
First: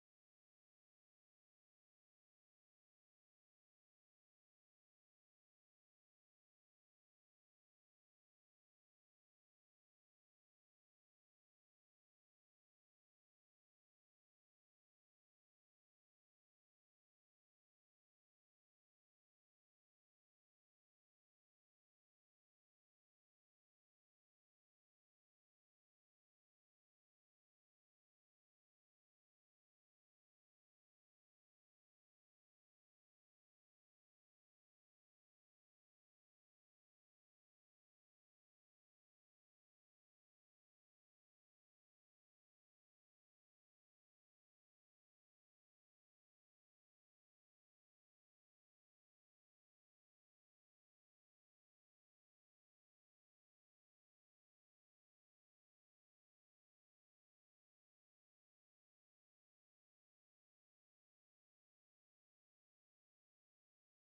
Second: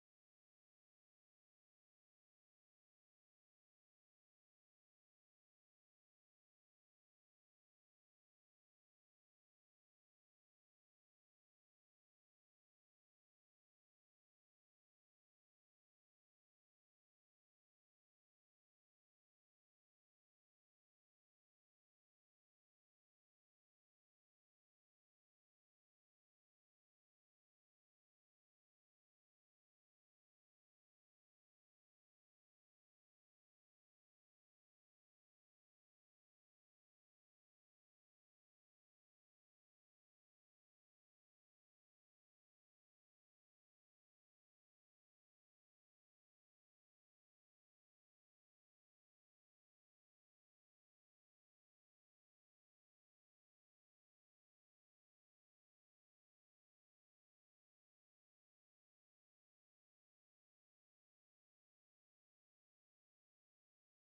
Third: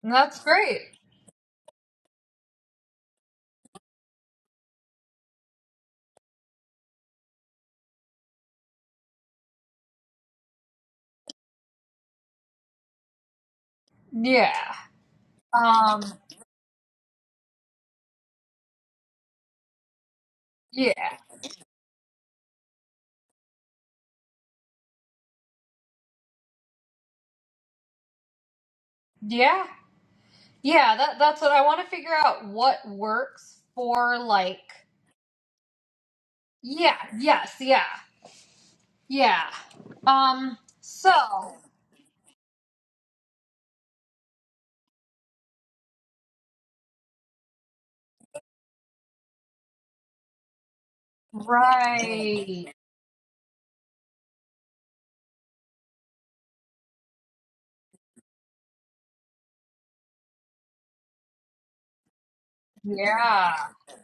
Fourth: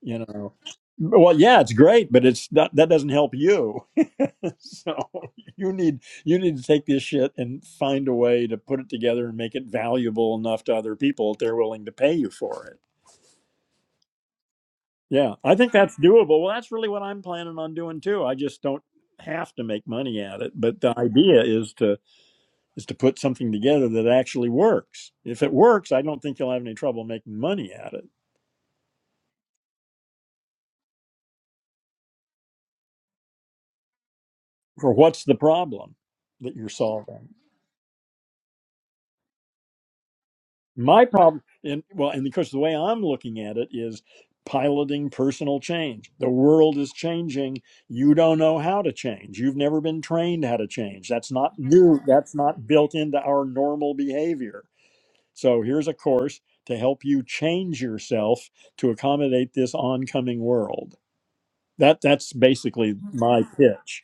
you That's know great. well yeah it's great but it's not that doesn't help you so you need you need to take this shit and find a way to put it together and make it valuable enough to other people that they're willing to pay you for it Yeah. yeah i think that's Um. doable well that's really what i'm planning on doing too i just don't have to make money at it but Yeah. the idea is to is to put something together that actually works if it works i don't think you'll have any trouble making money at it Yeah. Yeah. That that's what I want to figure out. What works for like. or what's the problem that you're Yeah. solving Yes. Yeah. Yeah. Um. my So. problem and well and because the way i'm looking at it is piloting personal change the world is changing you don't know how to change you've never been trained how to change that's not new that's not Right. built into our normal behavior so here's a course to help you change yourself to accommodate this oncoming world that that's basically my Yeah. pitch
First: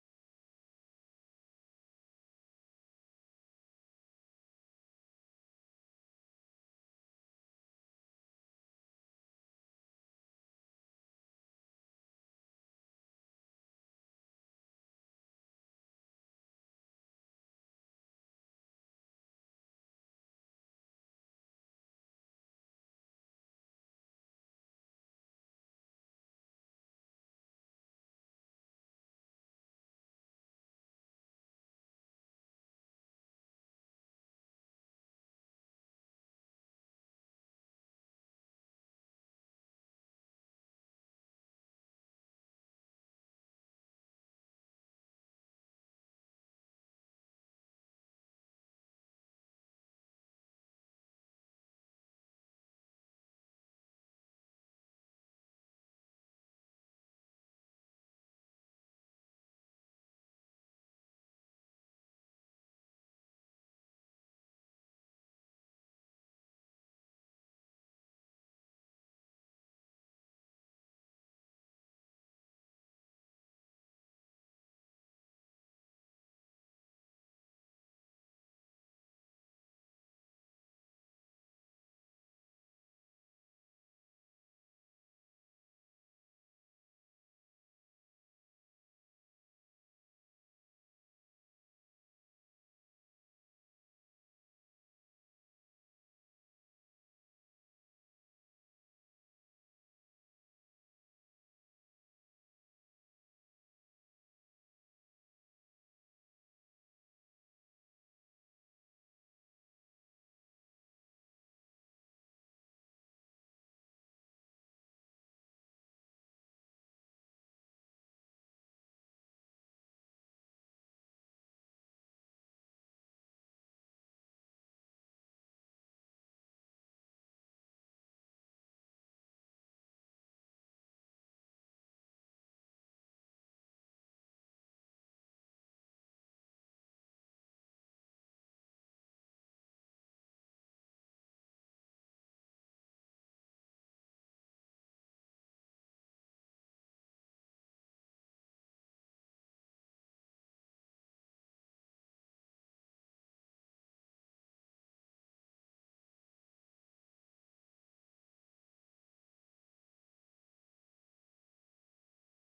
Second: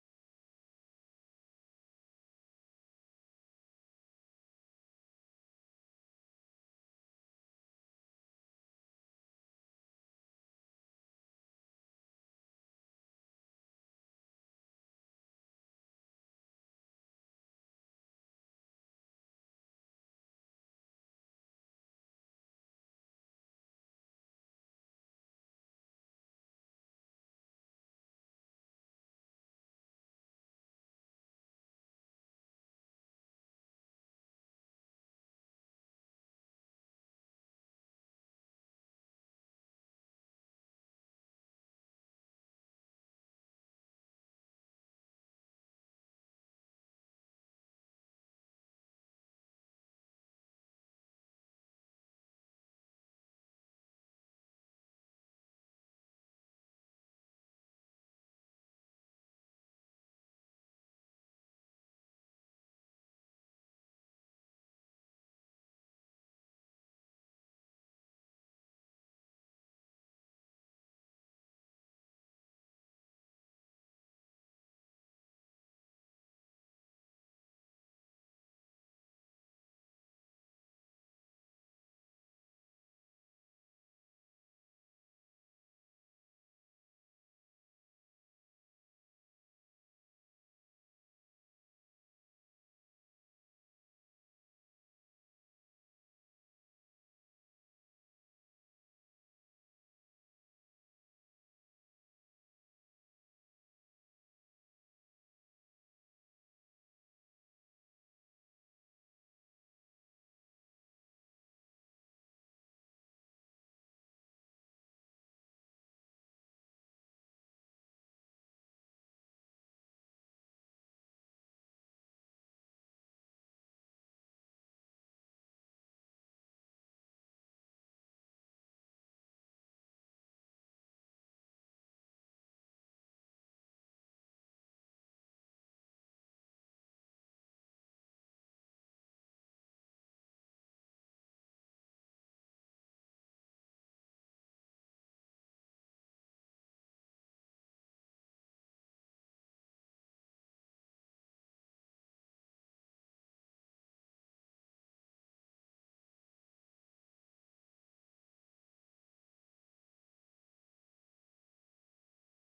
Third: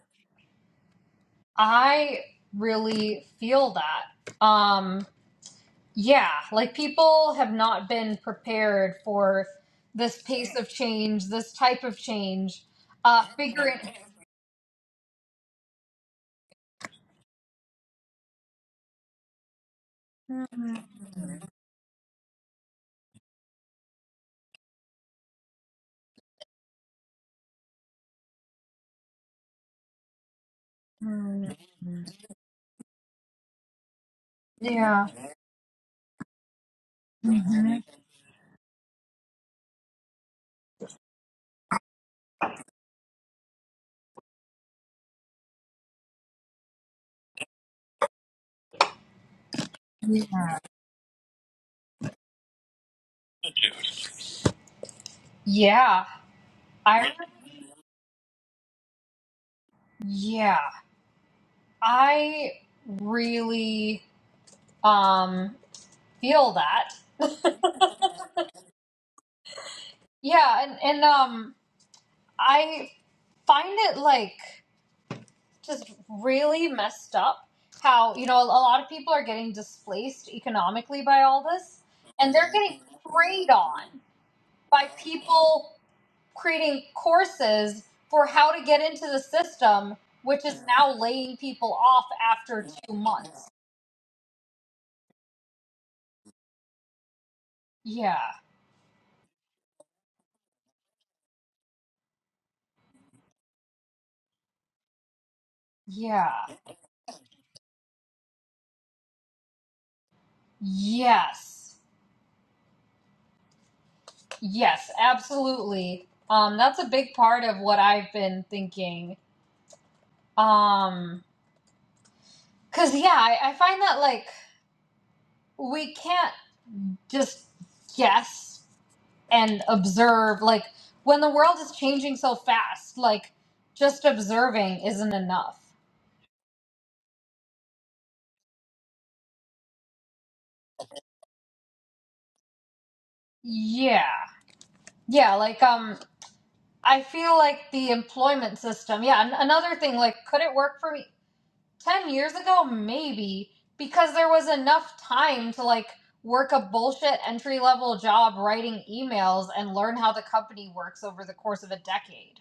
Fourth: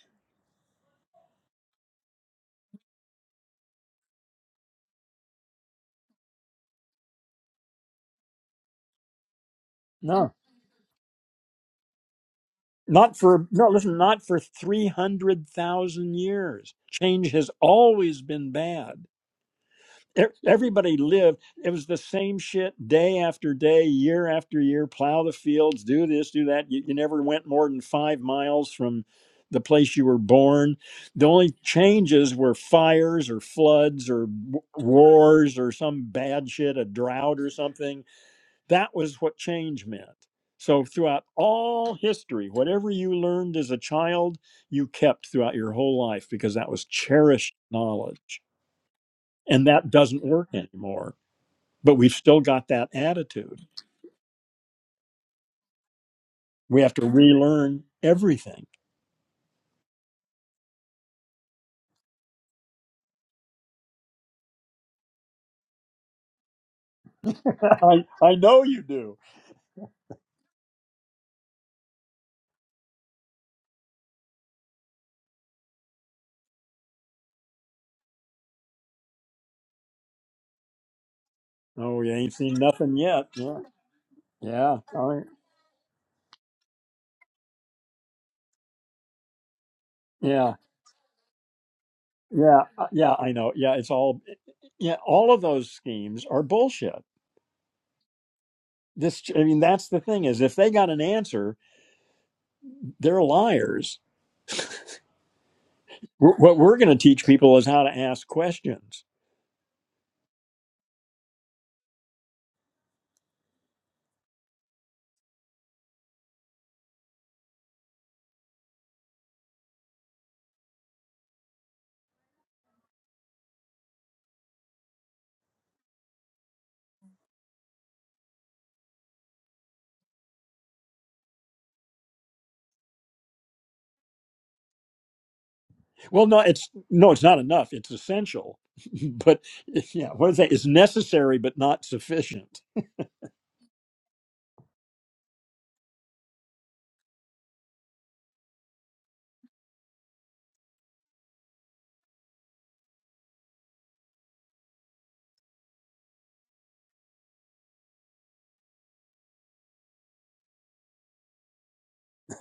I really feel that. Um. Yeah, like people have not been prepared for this no pace of change, this type of change. not Uh, for no figuring. listen not for 300,000 years change has always been bad e- everybody lived it was the same shit day after day year after year plow the fields do this do that you, you never went more than five miles from the place you were born the only Mm, changes were fires or floods or w- Yeah. wars or some bad shit a drought or Mhm. something that was what change meant so throughout all history whatever you learned as a child you kept throughout your whole life because that was cherished knowledge and that doesn't work anymore but we've still got that attitude. Yeah. We have to I. relearn everything. Yeah. I really um feel that. I, I know you do. Yeah, and and um I find it like just really messed up how you know a lot of people are getting displaced economically by all this Oh, you ain't and they're seen getting nothing yet. preyed Yeah. on Yeah. by All right. people creating courses for how to get into the system which Yeah. is now laying people off Yeah. after Uh, two Yeah. I months know. Yeah. It's all, yeah. All of those schemes are bullshit. yeah This, I mean, that's the thing is if they got an answer, they're liars. yeah Wh- What we're going to teach people is how to ask questions. yes yes absolutely um that's a big part of what i've been thinking um because yeah I, I find that like we can't just guess and observe like when the world is changing so fast like just observing isn't enough Well, no, it's no, it's not enough. It's essential, but yeah, what is that? It's necessary, but not sufficient. yeah yeah like um i feel like the employment system yeah an- another thing like could it work for me 10 years ago maybe because there was enough time to like work a bullshit entry level job writing emails and learn how the company works over the course of a decade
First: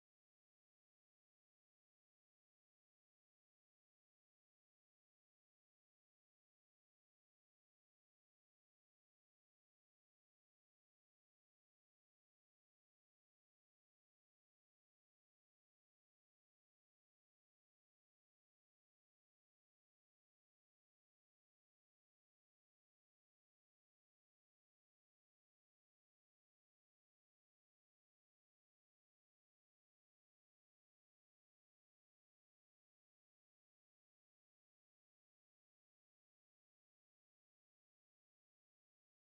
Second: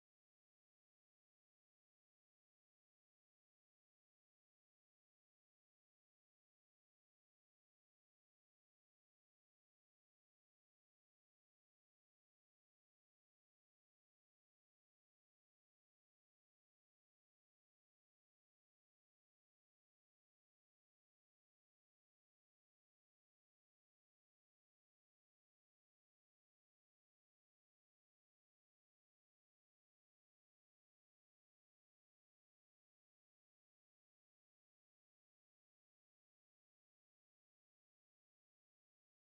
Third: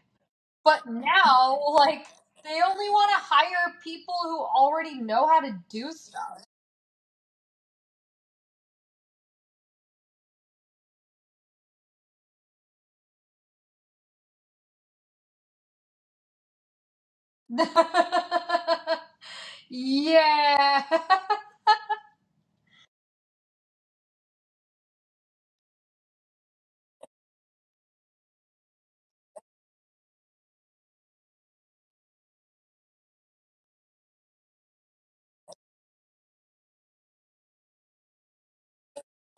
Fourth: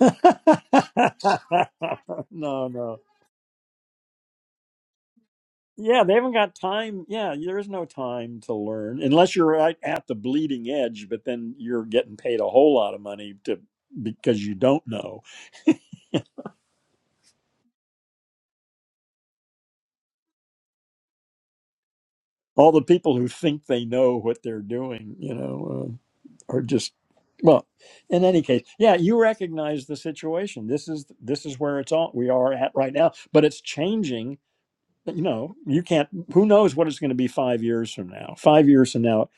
But now, like, they no, only no. want to hire people who already know how to do Yeah, they stuff. haven't got time. Yeah, there's no time to learn unless you're right at the bleeding edge, but then you're getting paid a whole lot of money to because you don't know. yeah. all the people who think they know what they're doing, you know, uh, are just well. In any case, yeah, you recognize the situation. This is this is where it's all we are at right now, but it's changing. You know, you can't. Who knows what it's going to be five years from now? Five years from now,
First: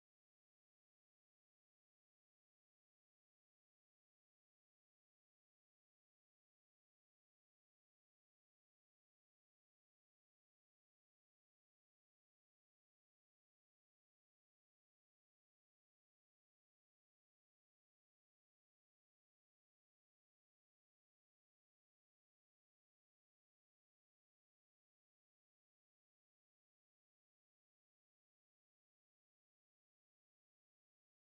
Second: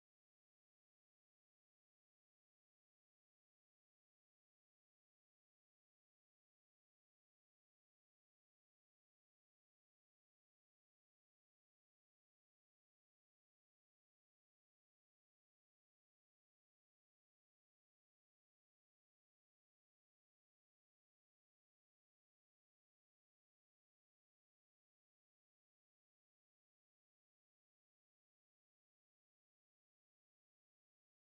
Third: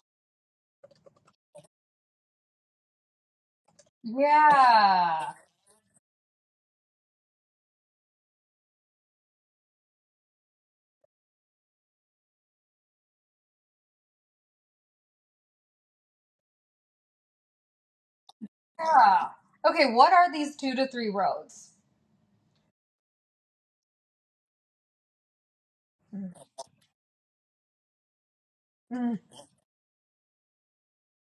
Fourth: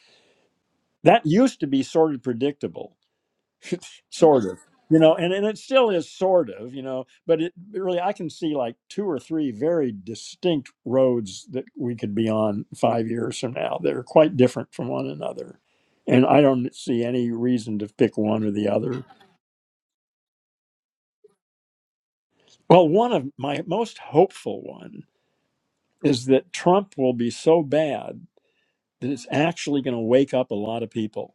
that used to be sort of predictable sort of you know Yeah. and, and it still is sort of you know but it it really i can see like two or three very distinct roads that we could be on five years from now that are quite different from one another and i don't see any reason to pick one or the other Yeah. Okay, what are these two to three roads? well one of my most hopeful one is Mm. that trump will be so bad that Mm. it's actually going to wake up a lot of people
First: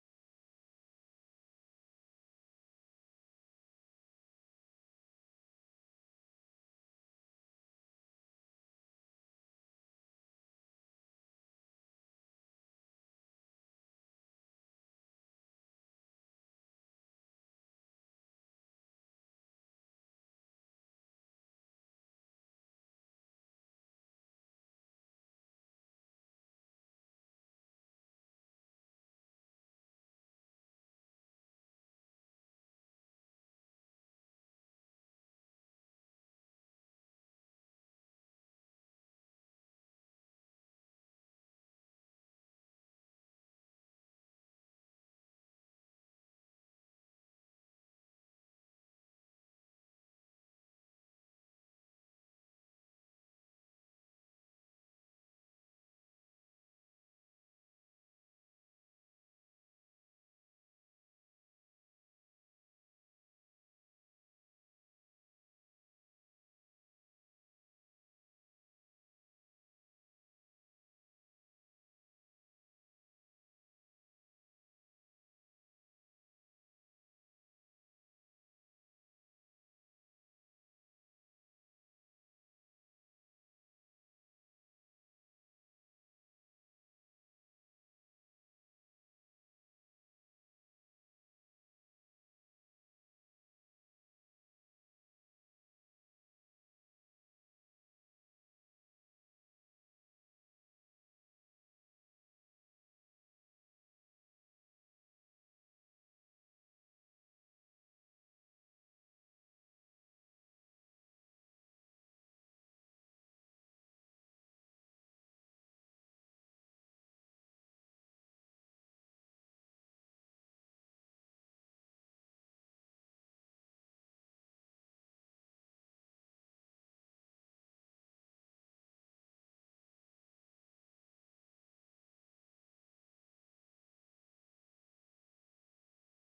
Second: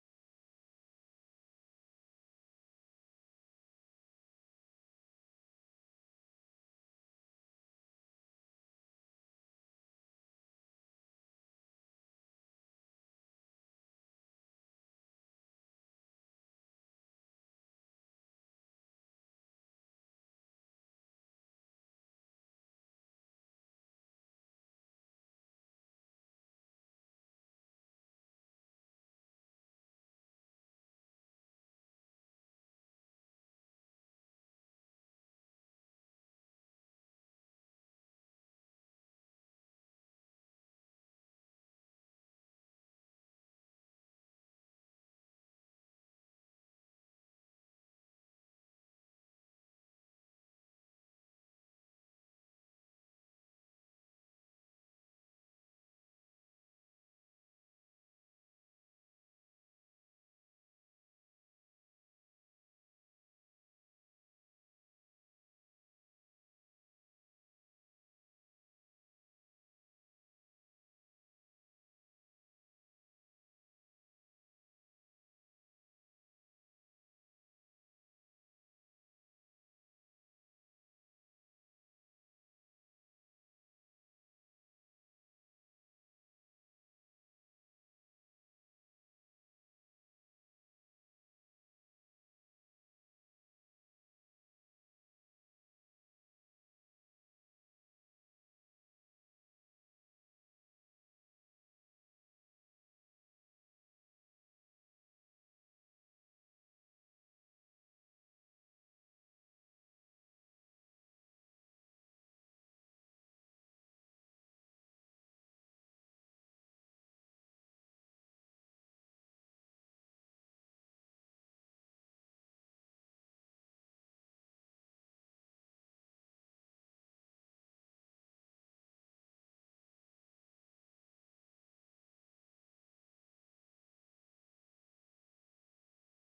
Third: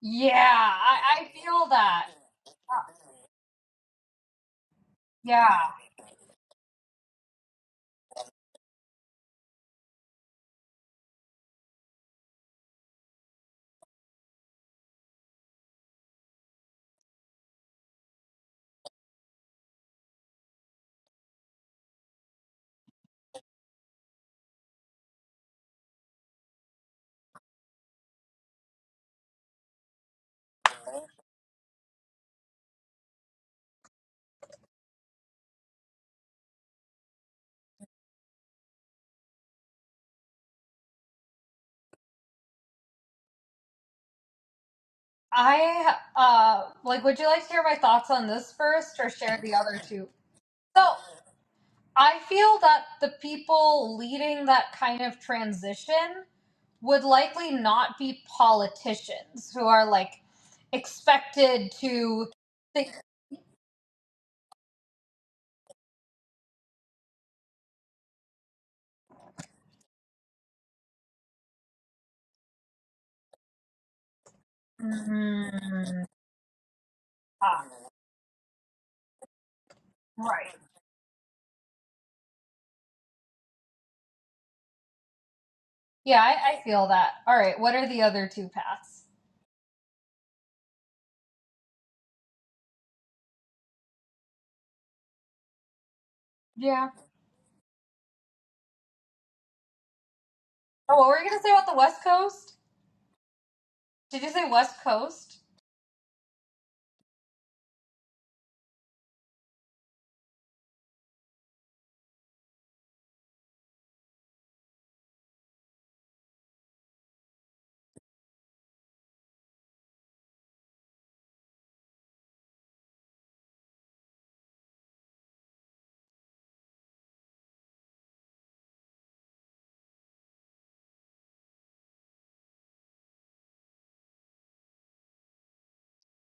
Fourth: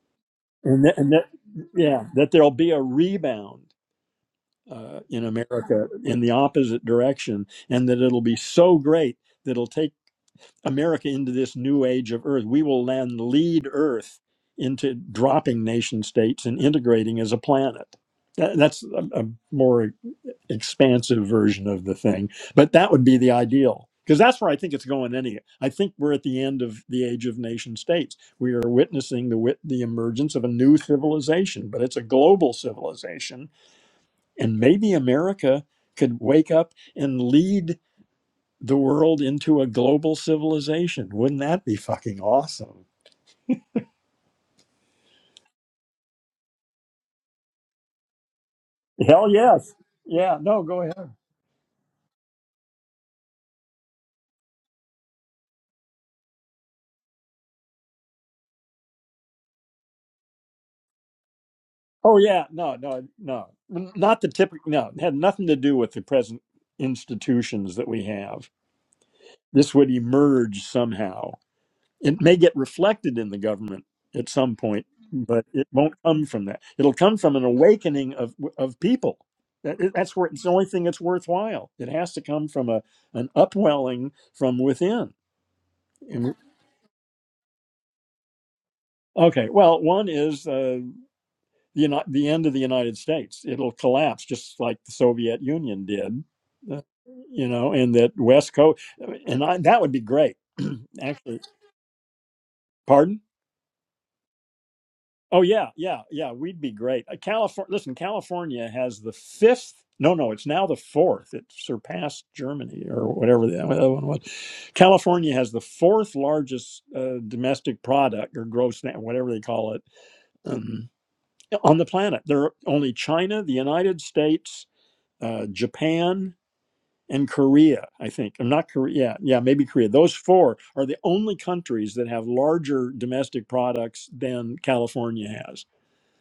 Yeah, and that, I, and that I feel yeah that. that there'll be a Uh, rebound uh, in Yeah. America in the opposite direction, and that it'll be so great that it'll take America into this new age of Earth. We will then lead Earth into dropping nation states and integrating as a planet. That, that's a, a more expansive version of the thing, but that would be the ideal. Because that's where I think it's going. Any, I think we're at the end of the age of nation states. We are witnessing the wit- the emergence of a new civilization, but it's a global civilization and maybe America could wake up and lead the world into a global civilization. Wouldn't that be fucking awesome? I, uh, like, would you like to hear my thoughts on this first or Hell share the yes. other two? Yeah, no, go So, ahead. I feel that the people leading that kind of transition would likely not be politicians who are like expected Oh, to yeah, no, think. no, no. Not the typical, no, it had nothing to do with the present institutions that we have. This would emerge somehow. It may get reflected in the government at some point, but it won't Mm, come from that. It'll come from an ah, awakening of of people. That- That's where it's the right. only thing that's worthwhile. It has to come from a an upwelling from within. Yeah, And- I, I feel that. All right. What are the other two paths? Okay, well, one is uh, the Uni- the end of the United States. It'll collapse just like the Soviet Union did, uh, Yeah. you know, and that West Coast, and I, that would be great. Oh, what were you Actually, gonna say about the West Coast? pardon. Did you say West Coast? Oh yeah, yeah, yeah. We'd be great. Uh, California. Listen, California has the fifth. No, no, it's now the fourth. It surpassed Germany or whatever the other one was. California has the fourth largest uh, domestic product or gross, na- whatever they call it, um, on the planet. There are only China, the United States, uh, Japan, and Korea. I think. I'm not Korea. Yeah, yeah, maybe Korea. Those four are the only countries that have larger domestic products than California has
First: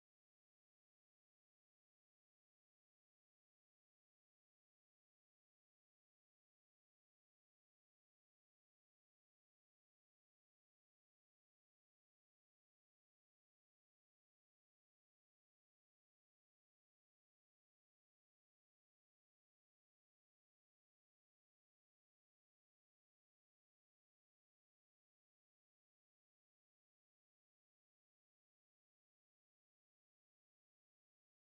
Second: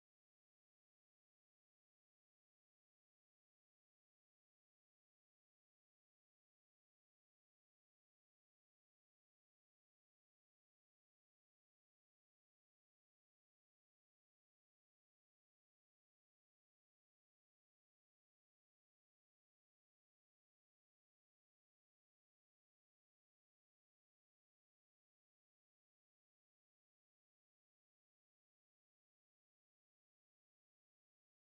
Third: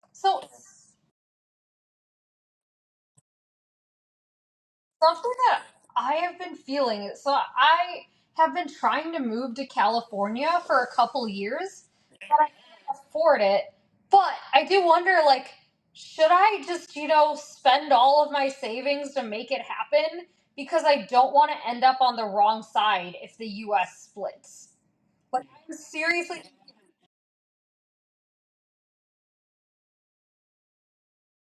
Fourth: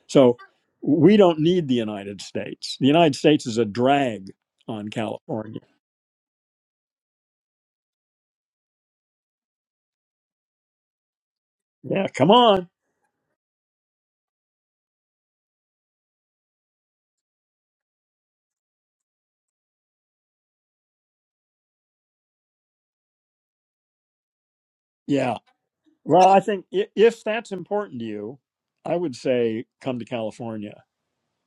so So we don't need the United States. The United States is a drag on something California. that I have been feeling. So I have been trying to move to California for a couple years, Yeah, come but I on. can't afford it. But I do wonder, like, should I just, you know, spend all of my savings to make it happen? Because I don't want to end up on the wrong side if the U.S. splits. Yeah. Like, I'm Well, I seriously, think i- if that's important to you, I would say come to California.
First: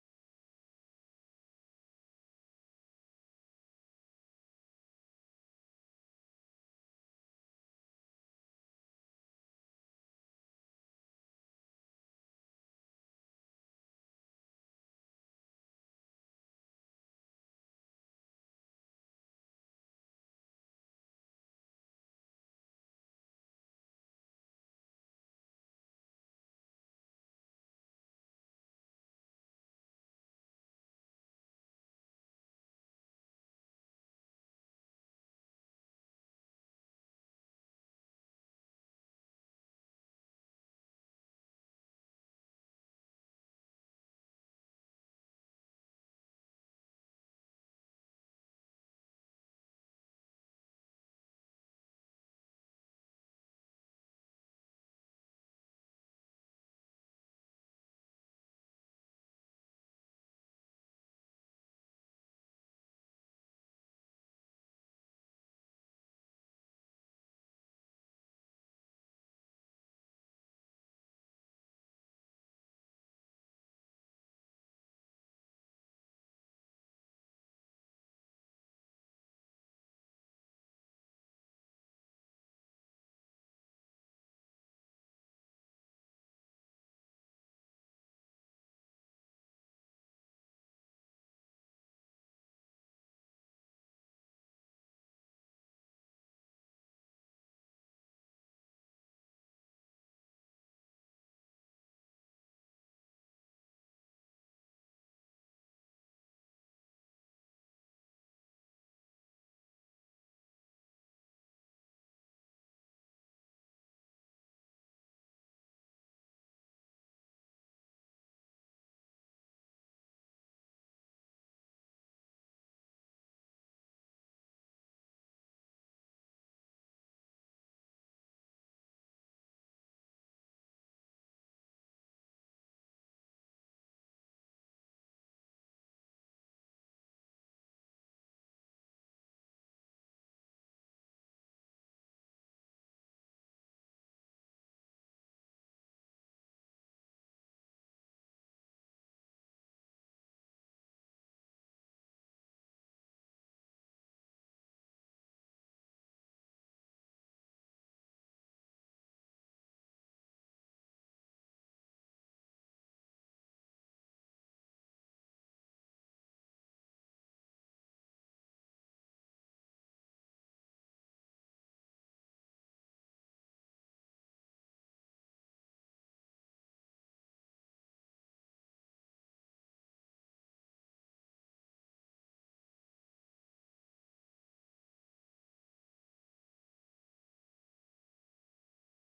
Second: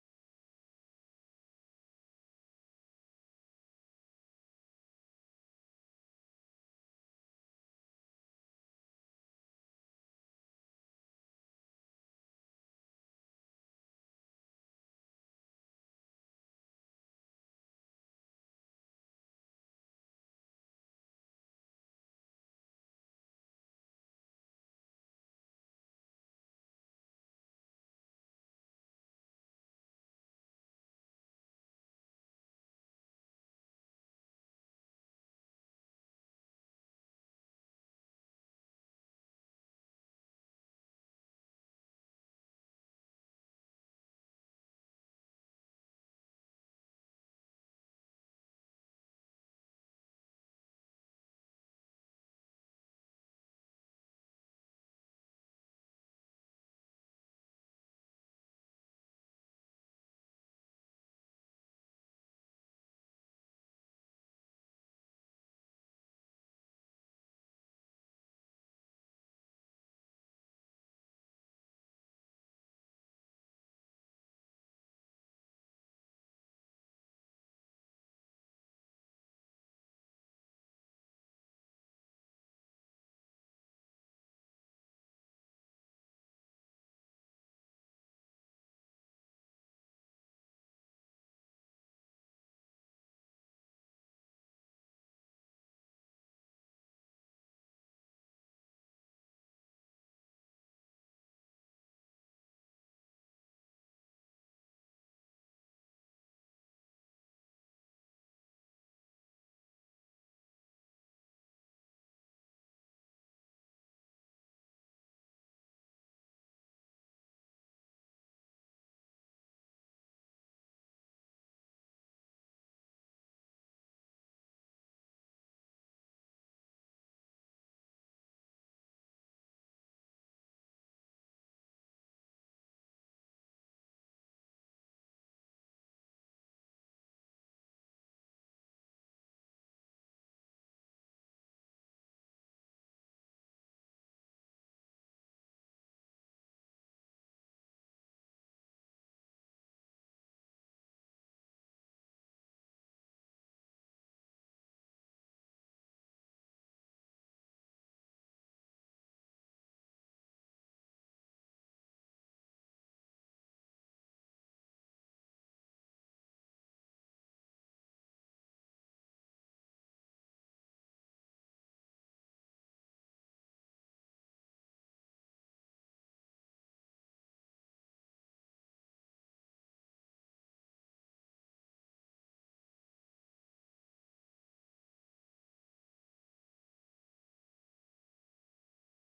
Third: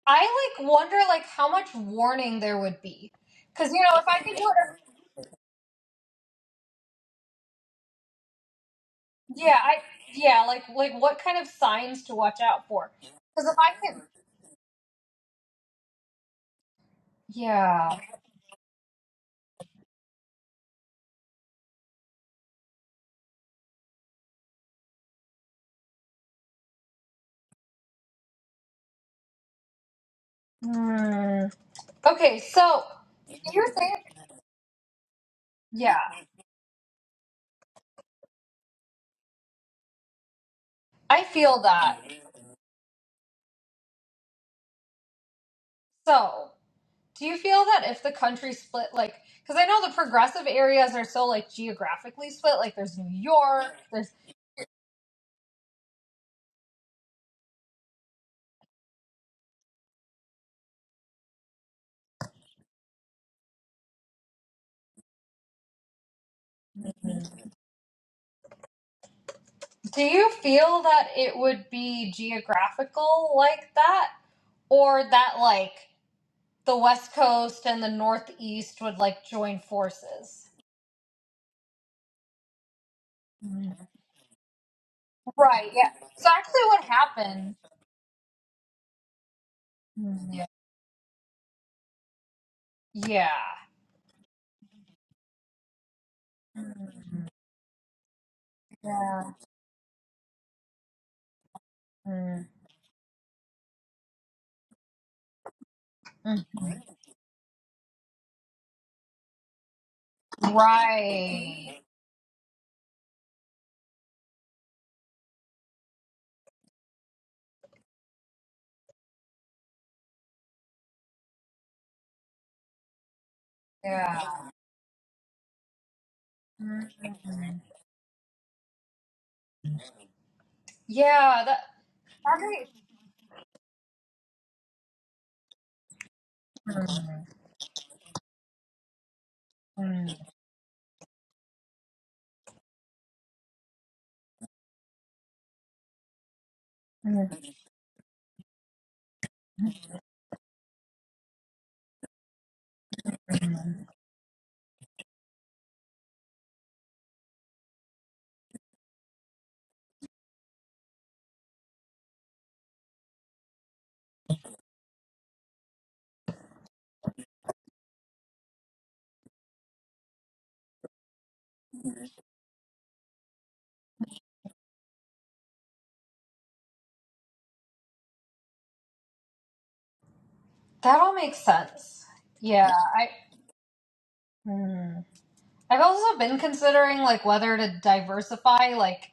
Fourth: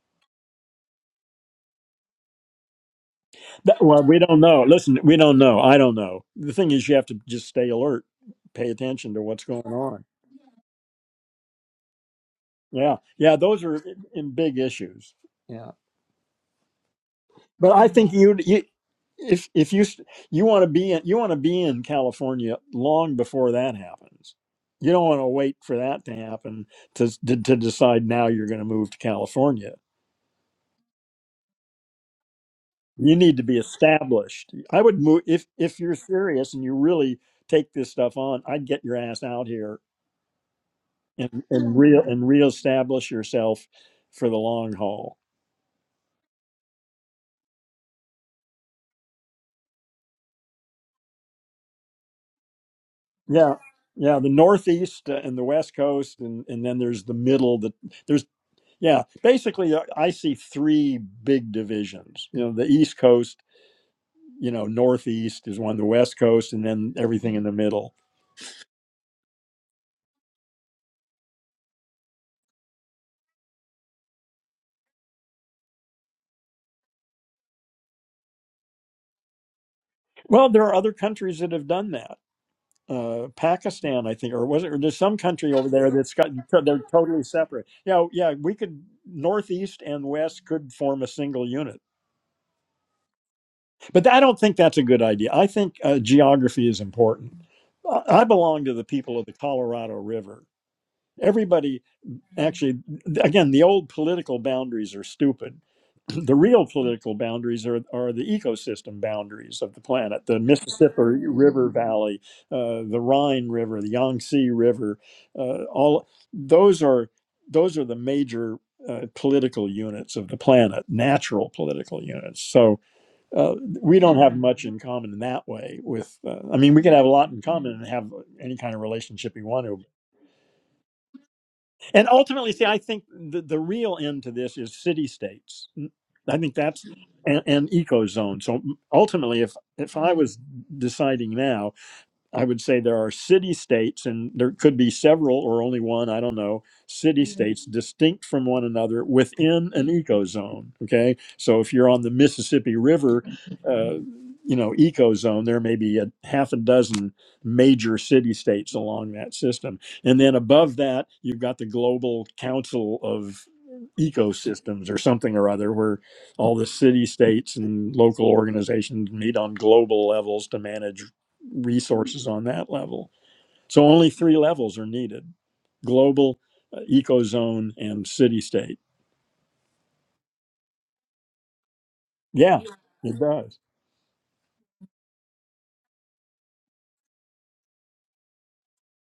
I like wonder, like, how much warning there would be. Because you That, know, well, if I we could don't do it know. Listen, we don't know. I don't know. The thing is, you have to just stay alert, pay attention to what's Yeah, going I on. yeah, like like what kind of signs to watch out for? Yeah. Yeah. Because if Those I are i- can, i- big issues. Yeah. But I yeah. think you, you if if you you want to be in you want to be in California long before that happens. You don't want to wait for that to happen to to, to decide now you're going to move to California. Hmm. Okay, so You need to be you're saying, established. I would move if if you're yeah, serious and you really take this stuff on. I'd get your ass out here I and feel and that. real and reestablish yourself for the long haul. So, do you feel that if the country split, like, because I know the progressive areas are so like geographically split, like there's New Yeah. York, there's. Yeah, the Northeast uh, and the West Coast, and, and then there's the middle. The there's Yeah, basically, uh, I see three big divisions. You know, the East Coast, you know, Northeast is one, the West Coast, and then everything in the middle. Do you feel that it would be geographical like that, or that like the West Coast and the Northeast would like join forces? Well, there are other countries that have done that. Uh, Pakistan, I think, or was it? Or there's some country over Right. Yeah. there that's It's got actually they're what totally happened. separate. Yeah, oh, yeah, we could Northeast and Mm, Yeah. West could form a single unit, Yeah. but I don't think that's a good idea. I think uh, geography is Mhm. important. I I belong to the people Yeah. of the Colorado River. Everybody Mm, actually again the old political boundaries are stupid the real mhm. political boundaries are, are the ecosystem boundaries of the planet the mississippi river Right. valley uh, the rhine river the yangtze river uh, all those are those are the major uh, political units of the planet natural political units so uh, we don't have Yeah. much in common in that way with uh, i mean we can have a lot in Mhm. common and have any kind of relationship we want to Yeah. That. and That ultimately, see, makes. I think the, the real end to this is city states. I think that's Mhm. an, an eco zone. So ultimately, if if I was deciding now, I would say there are city states, and there could be several or only one, I don't know, city Mhm. states distinct from one another within an ecozone. Okay. So if you're on the Mississippi River, Mhm. uh, you know, ecozone, there may be a half a dozen major city states along that system. And then above that, you've got the global council of ecosystems or something or other where all the city states and local organizations meet on global levels to manage resources on that level. So only three levels are needed global, uh, ecozone, and city state. That all makes sense. Yeah, Yeah. I. it does. Mhm. I've also been considering like whether to diversify. Like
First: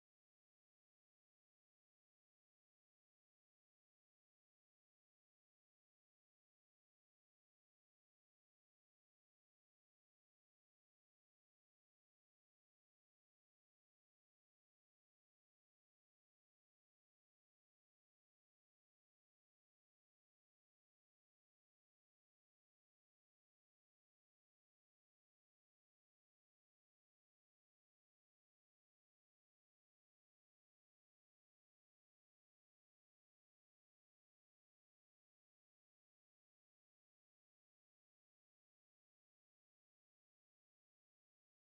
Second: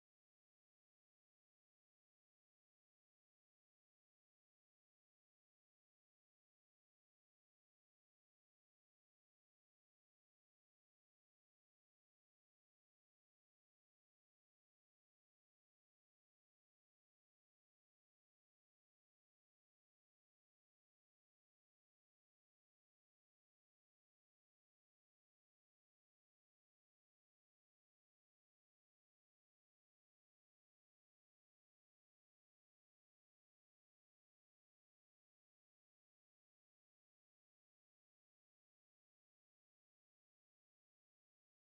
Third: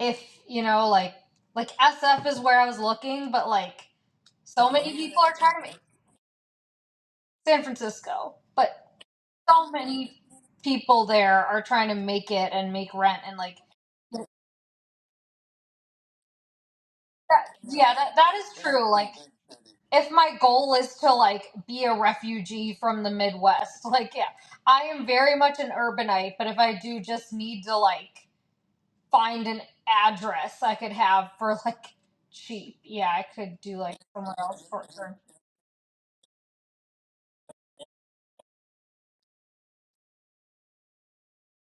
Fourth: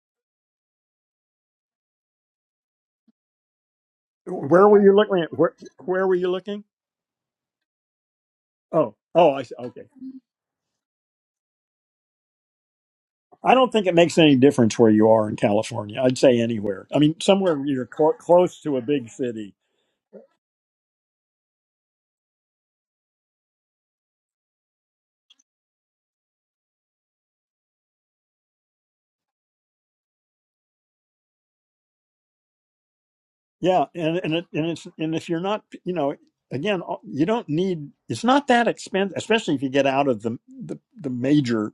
if you know, like like SF is where I was looking, but like Where so were many you looking people are at? Where, trying to make where were you looking? San Francisco, but Oh, oh, I see. so Okay. many people there are trying to make it and make rent and I like don't think it makes any difference where you are in California. I'd say anywhere. I mean, that, somewhere you're yeah clo that, that close is to a true big like city. if my goal is to like be a refugee from the midwest like yeah i am very much an urbanite but if i do just need to like find an address i could have for like cheap yeah i could do Yeah, like and and somewhere it, and else for it's and sure if you're not, you know, again, uh, you don't need. It's not that expensive, especially if you get out of the the, the major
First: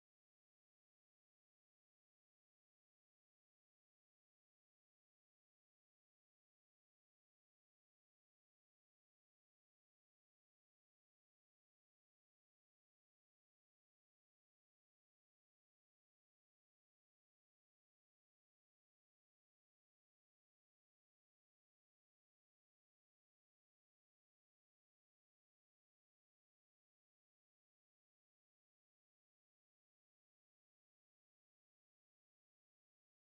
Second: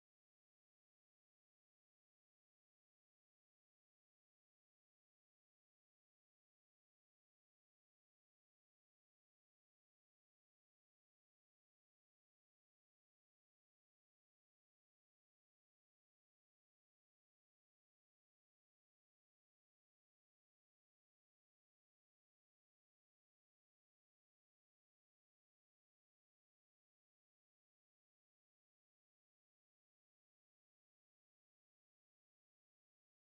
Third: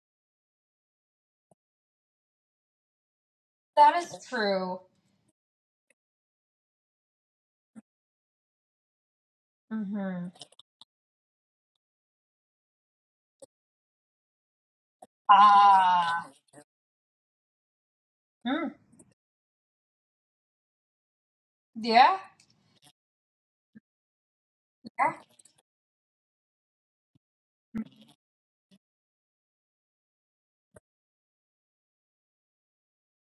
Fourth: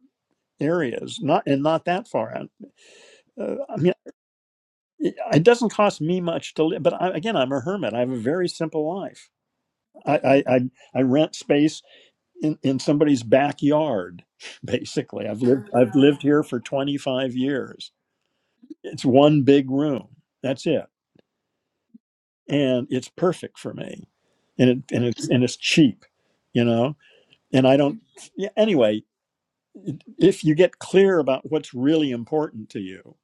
areas, not and not that far out Uh, I mean, that is true it it doesn't cost me much to live, but I, again, I'm a hermit. I have a very simple life. I, mm-hmm I, I, I rent space in, in somebody's backyard. Basically, I've lived I've lived ah here for 25 years. mm, It's one big room. That's it, yeah and it's perfect for me, and it, and yeah it's and it's cheap, you know. And I don't. Yeah, anyway, if you get clear about what's really important to you,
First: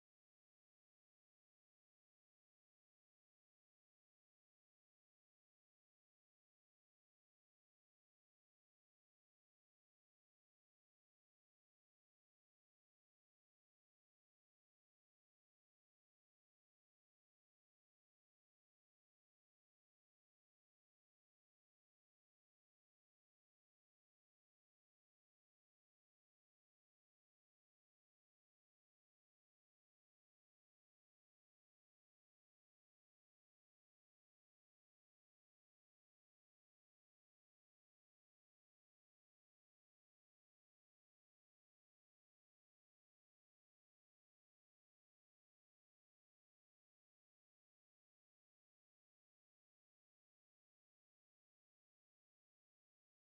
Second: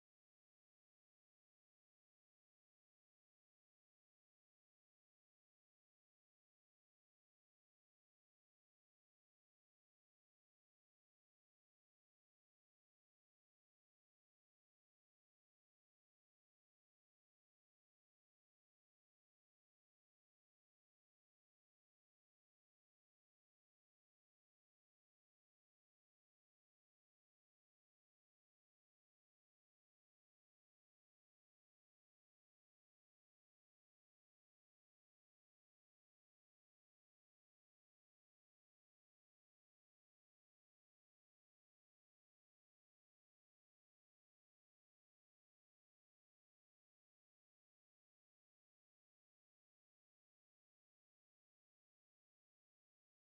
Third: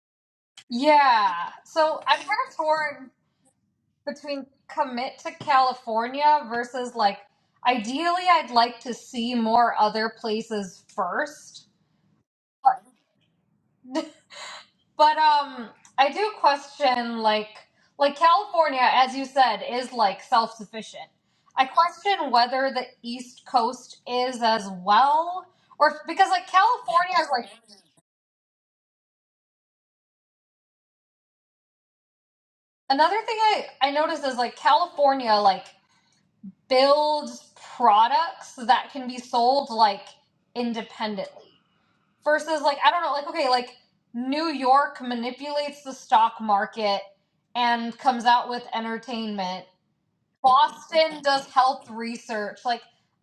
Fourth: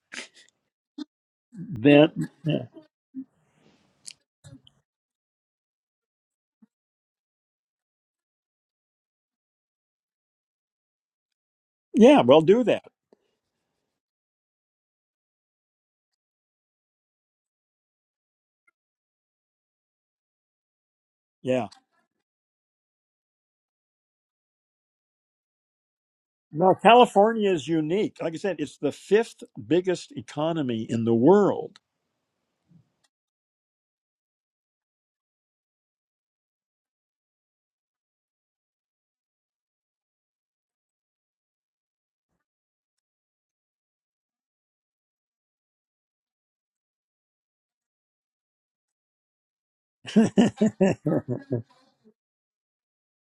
yeah so i'm kind then of yeah, torn between commit to California versus like ideally I'd like to see more other places first. yeah well, do that. But but, um I do question like like California as you said is like self-sufficient. Yeah. I question whether the East Coast is as well or because like No, California is like California is unique. Like I said, it's the fifth biggest economy in the world. another thing I I noticed is like California like builds products that can be sold like independently. versus like I don't know, like okay, like New York manipulates the stock market and comes out with entertainment. Boston does health research. Like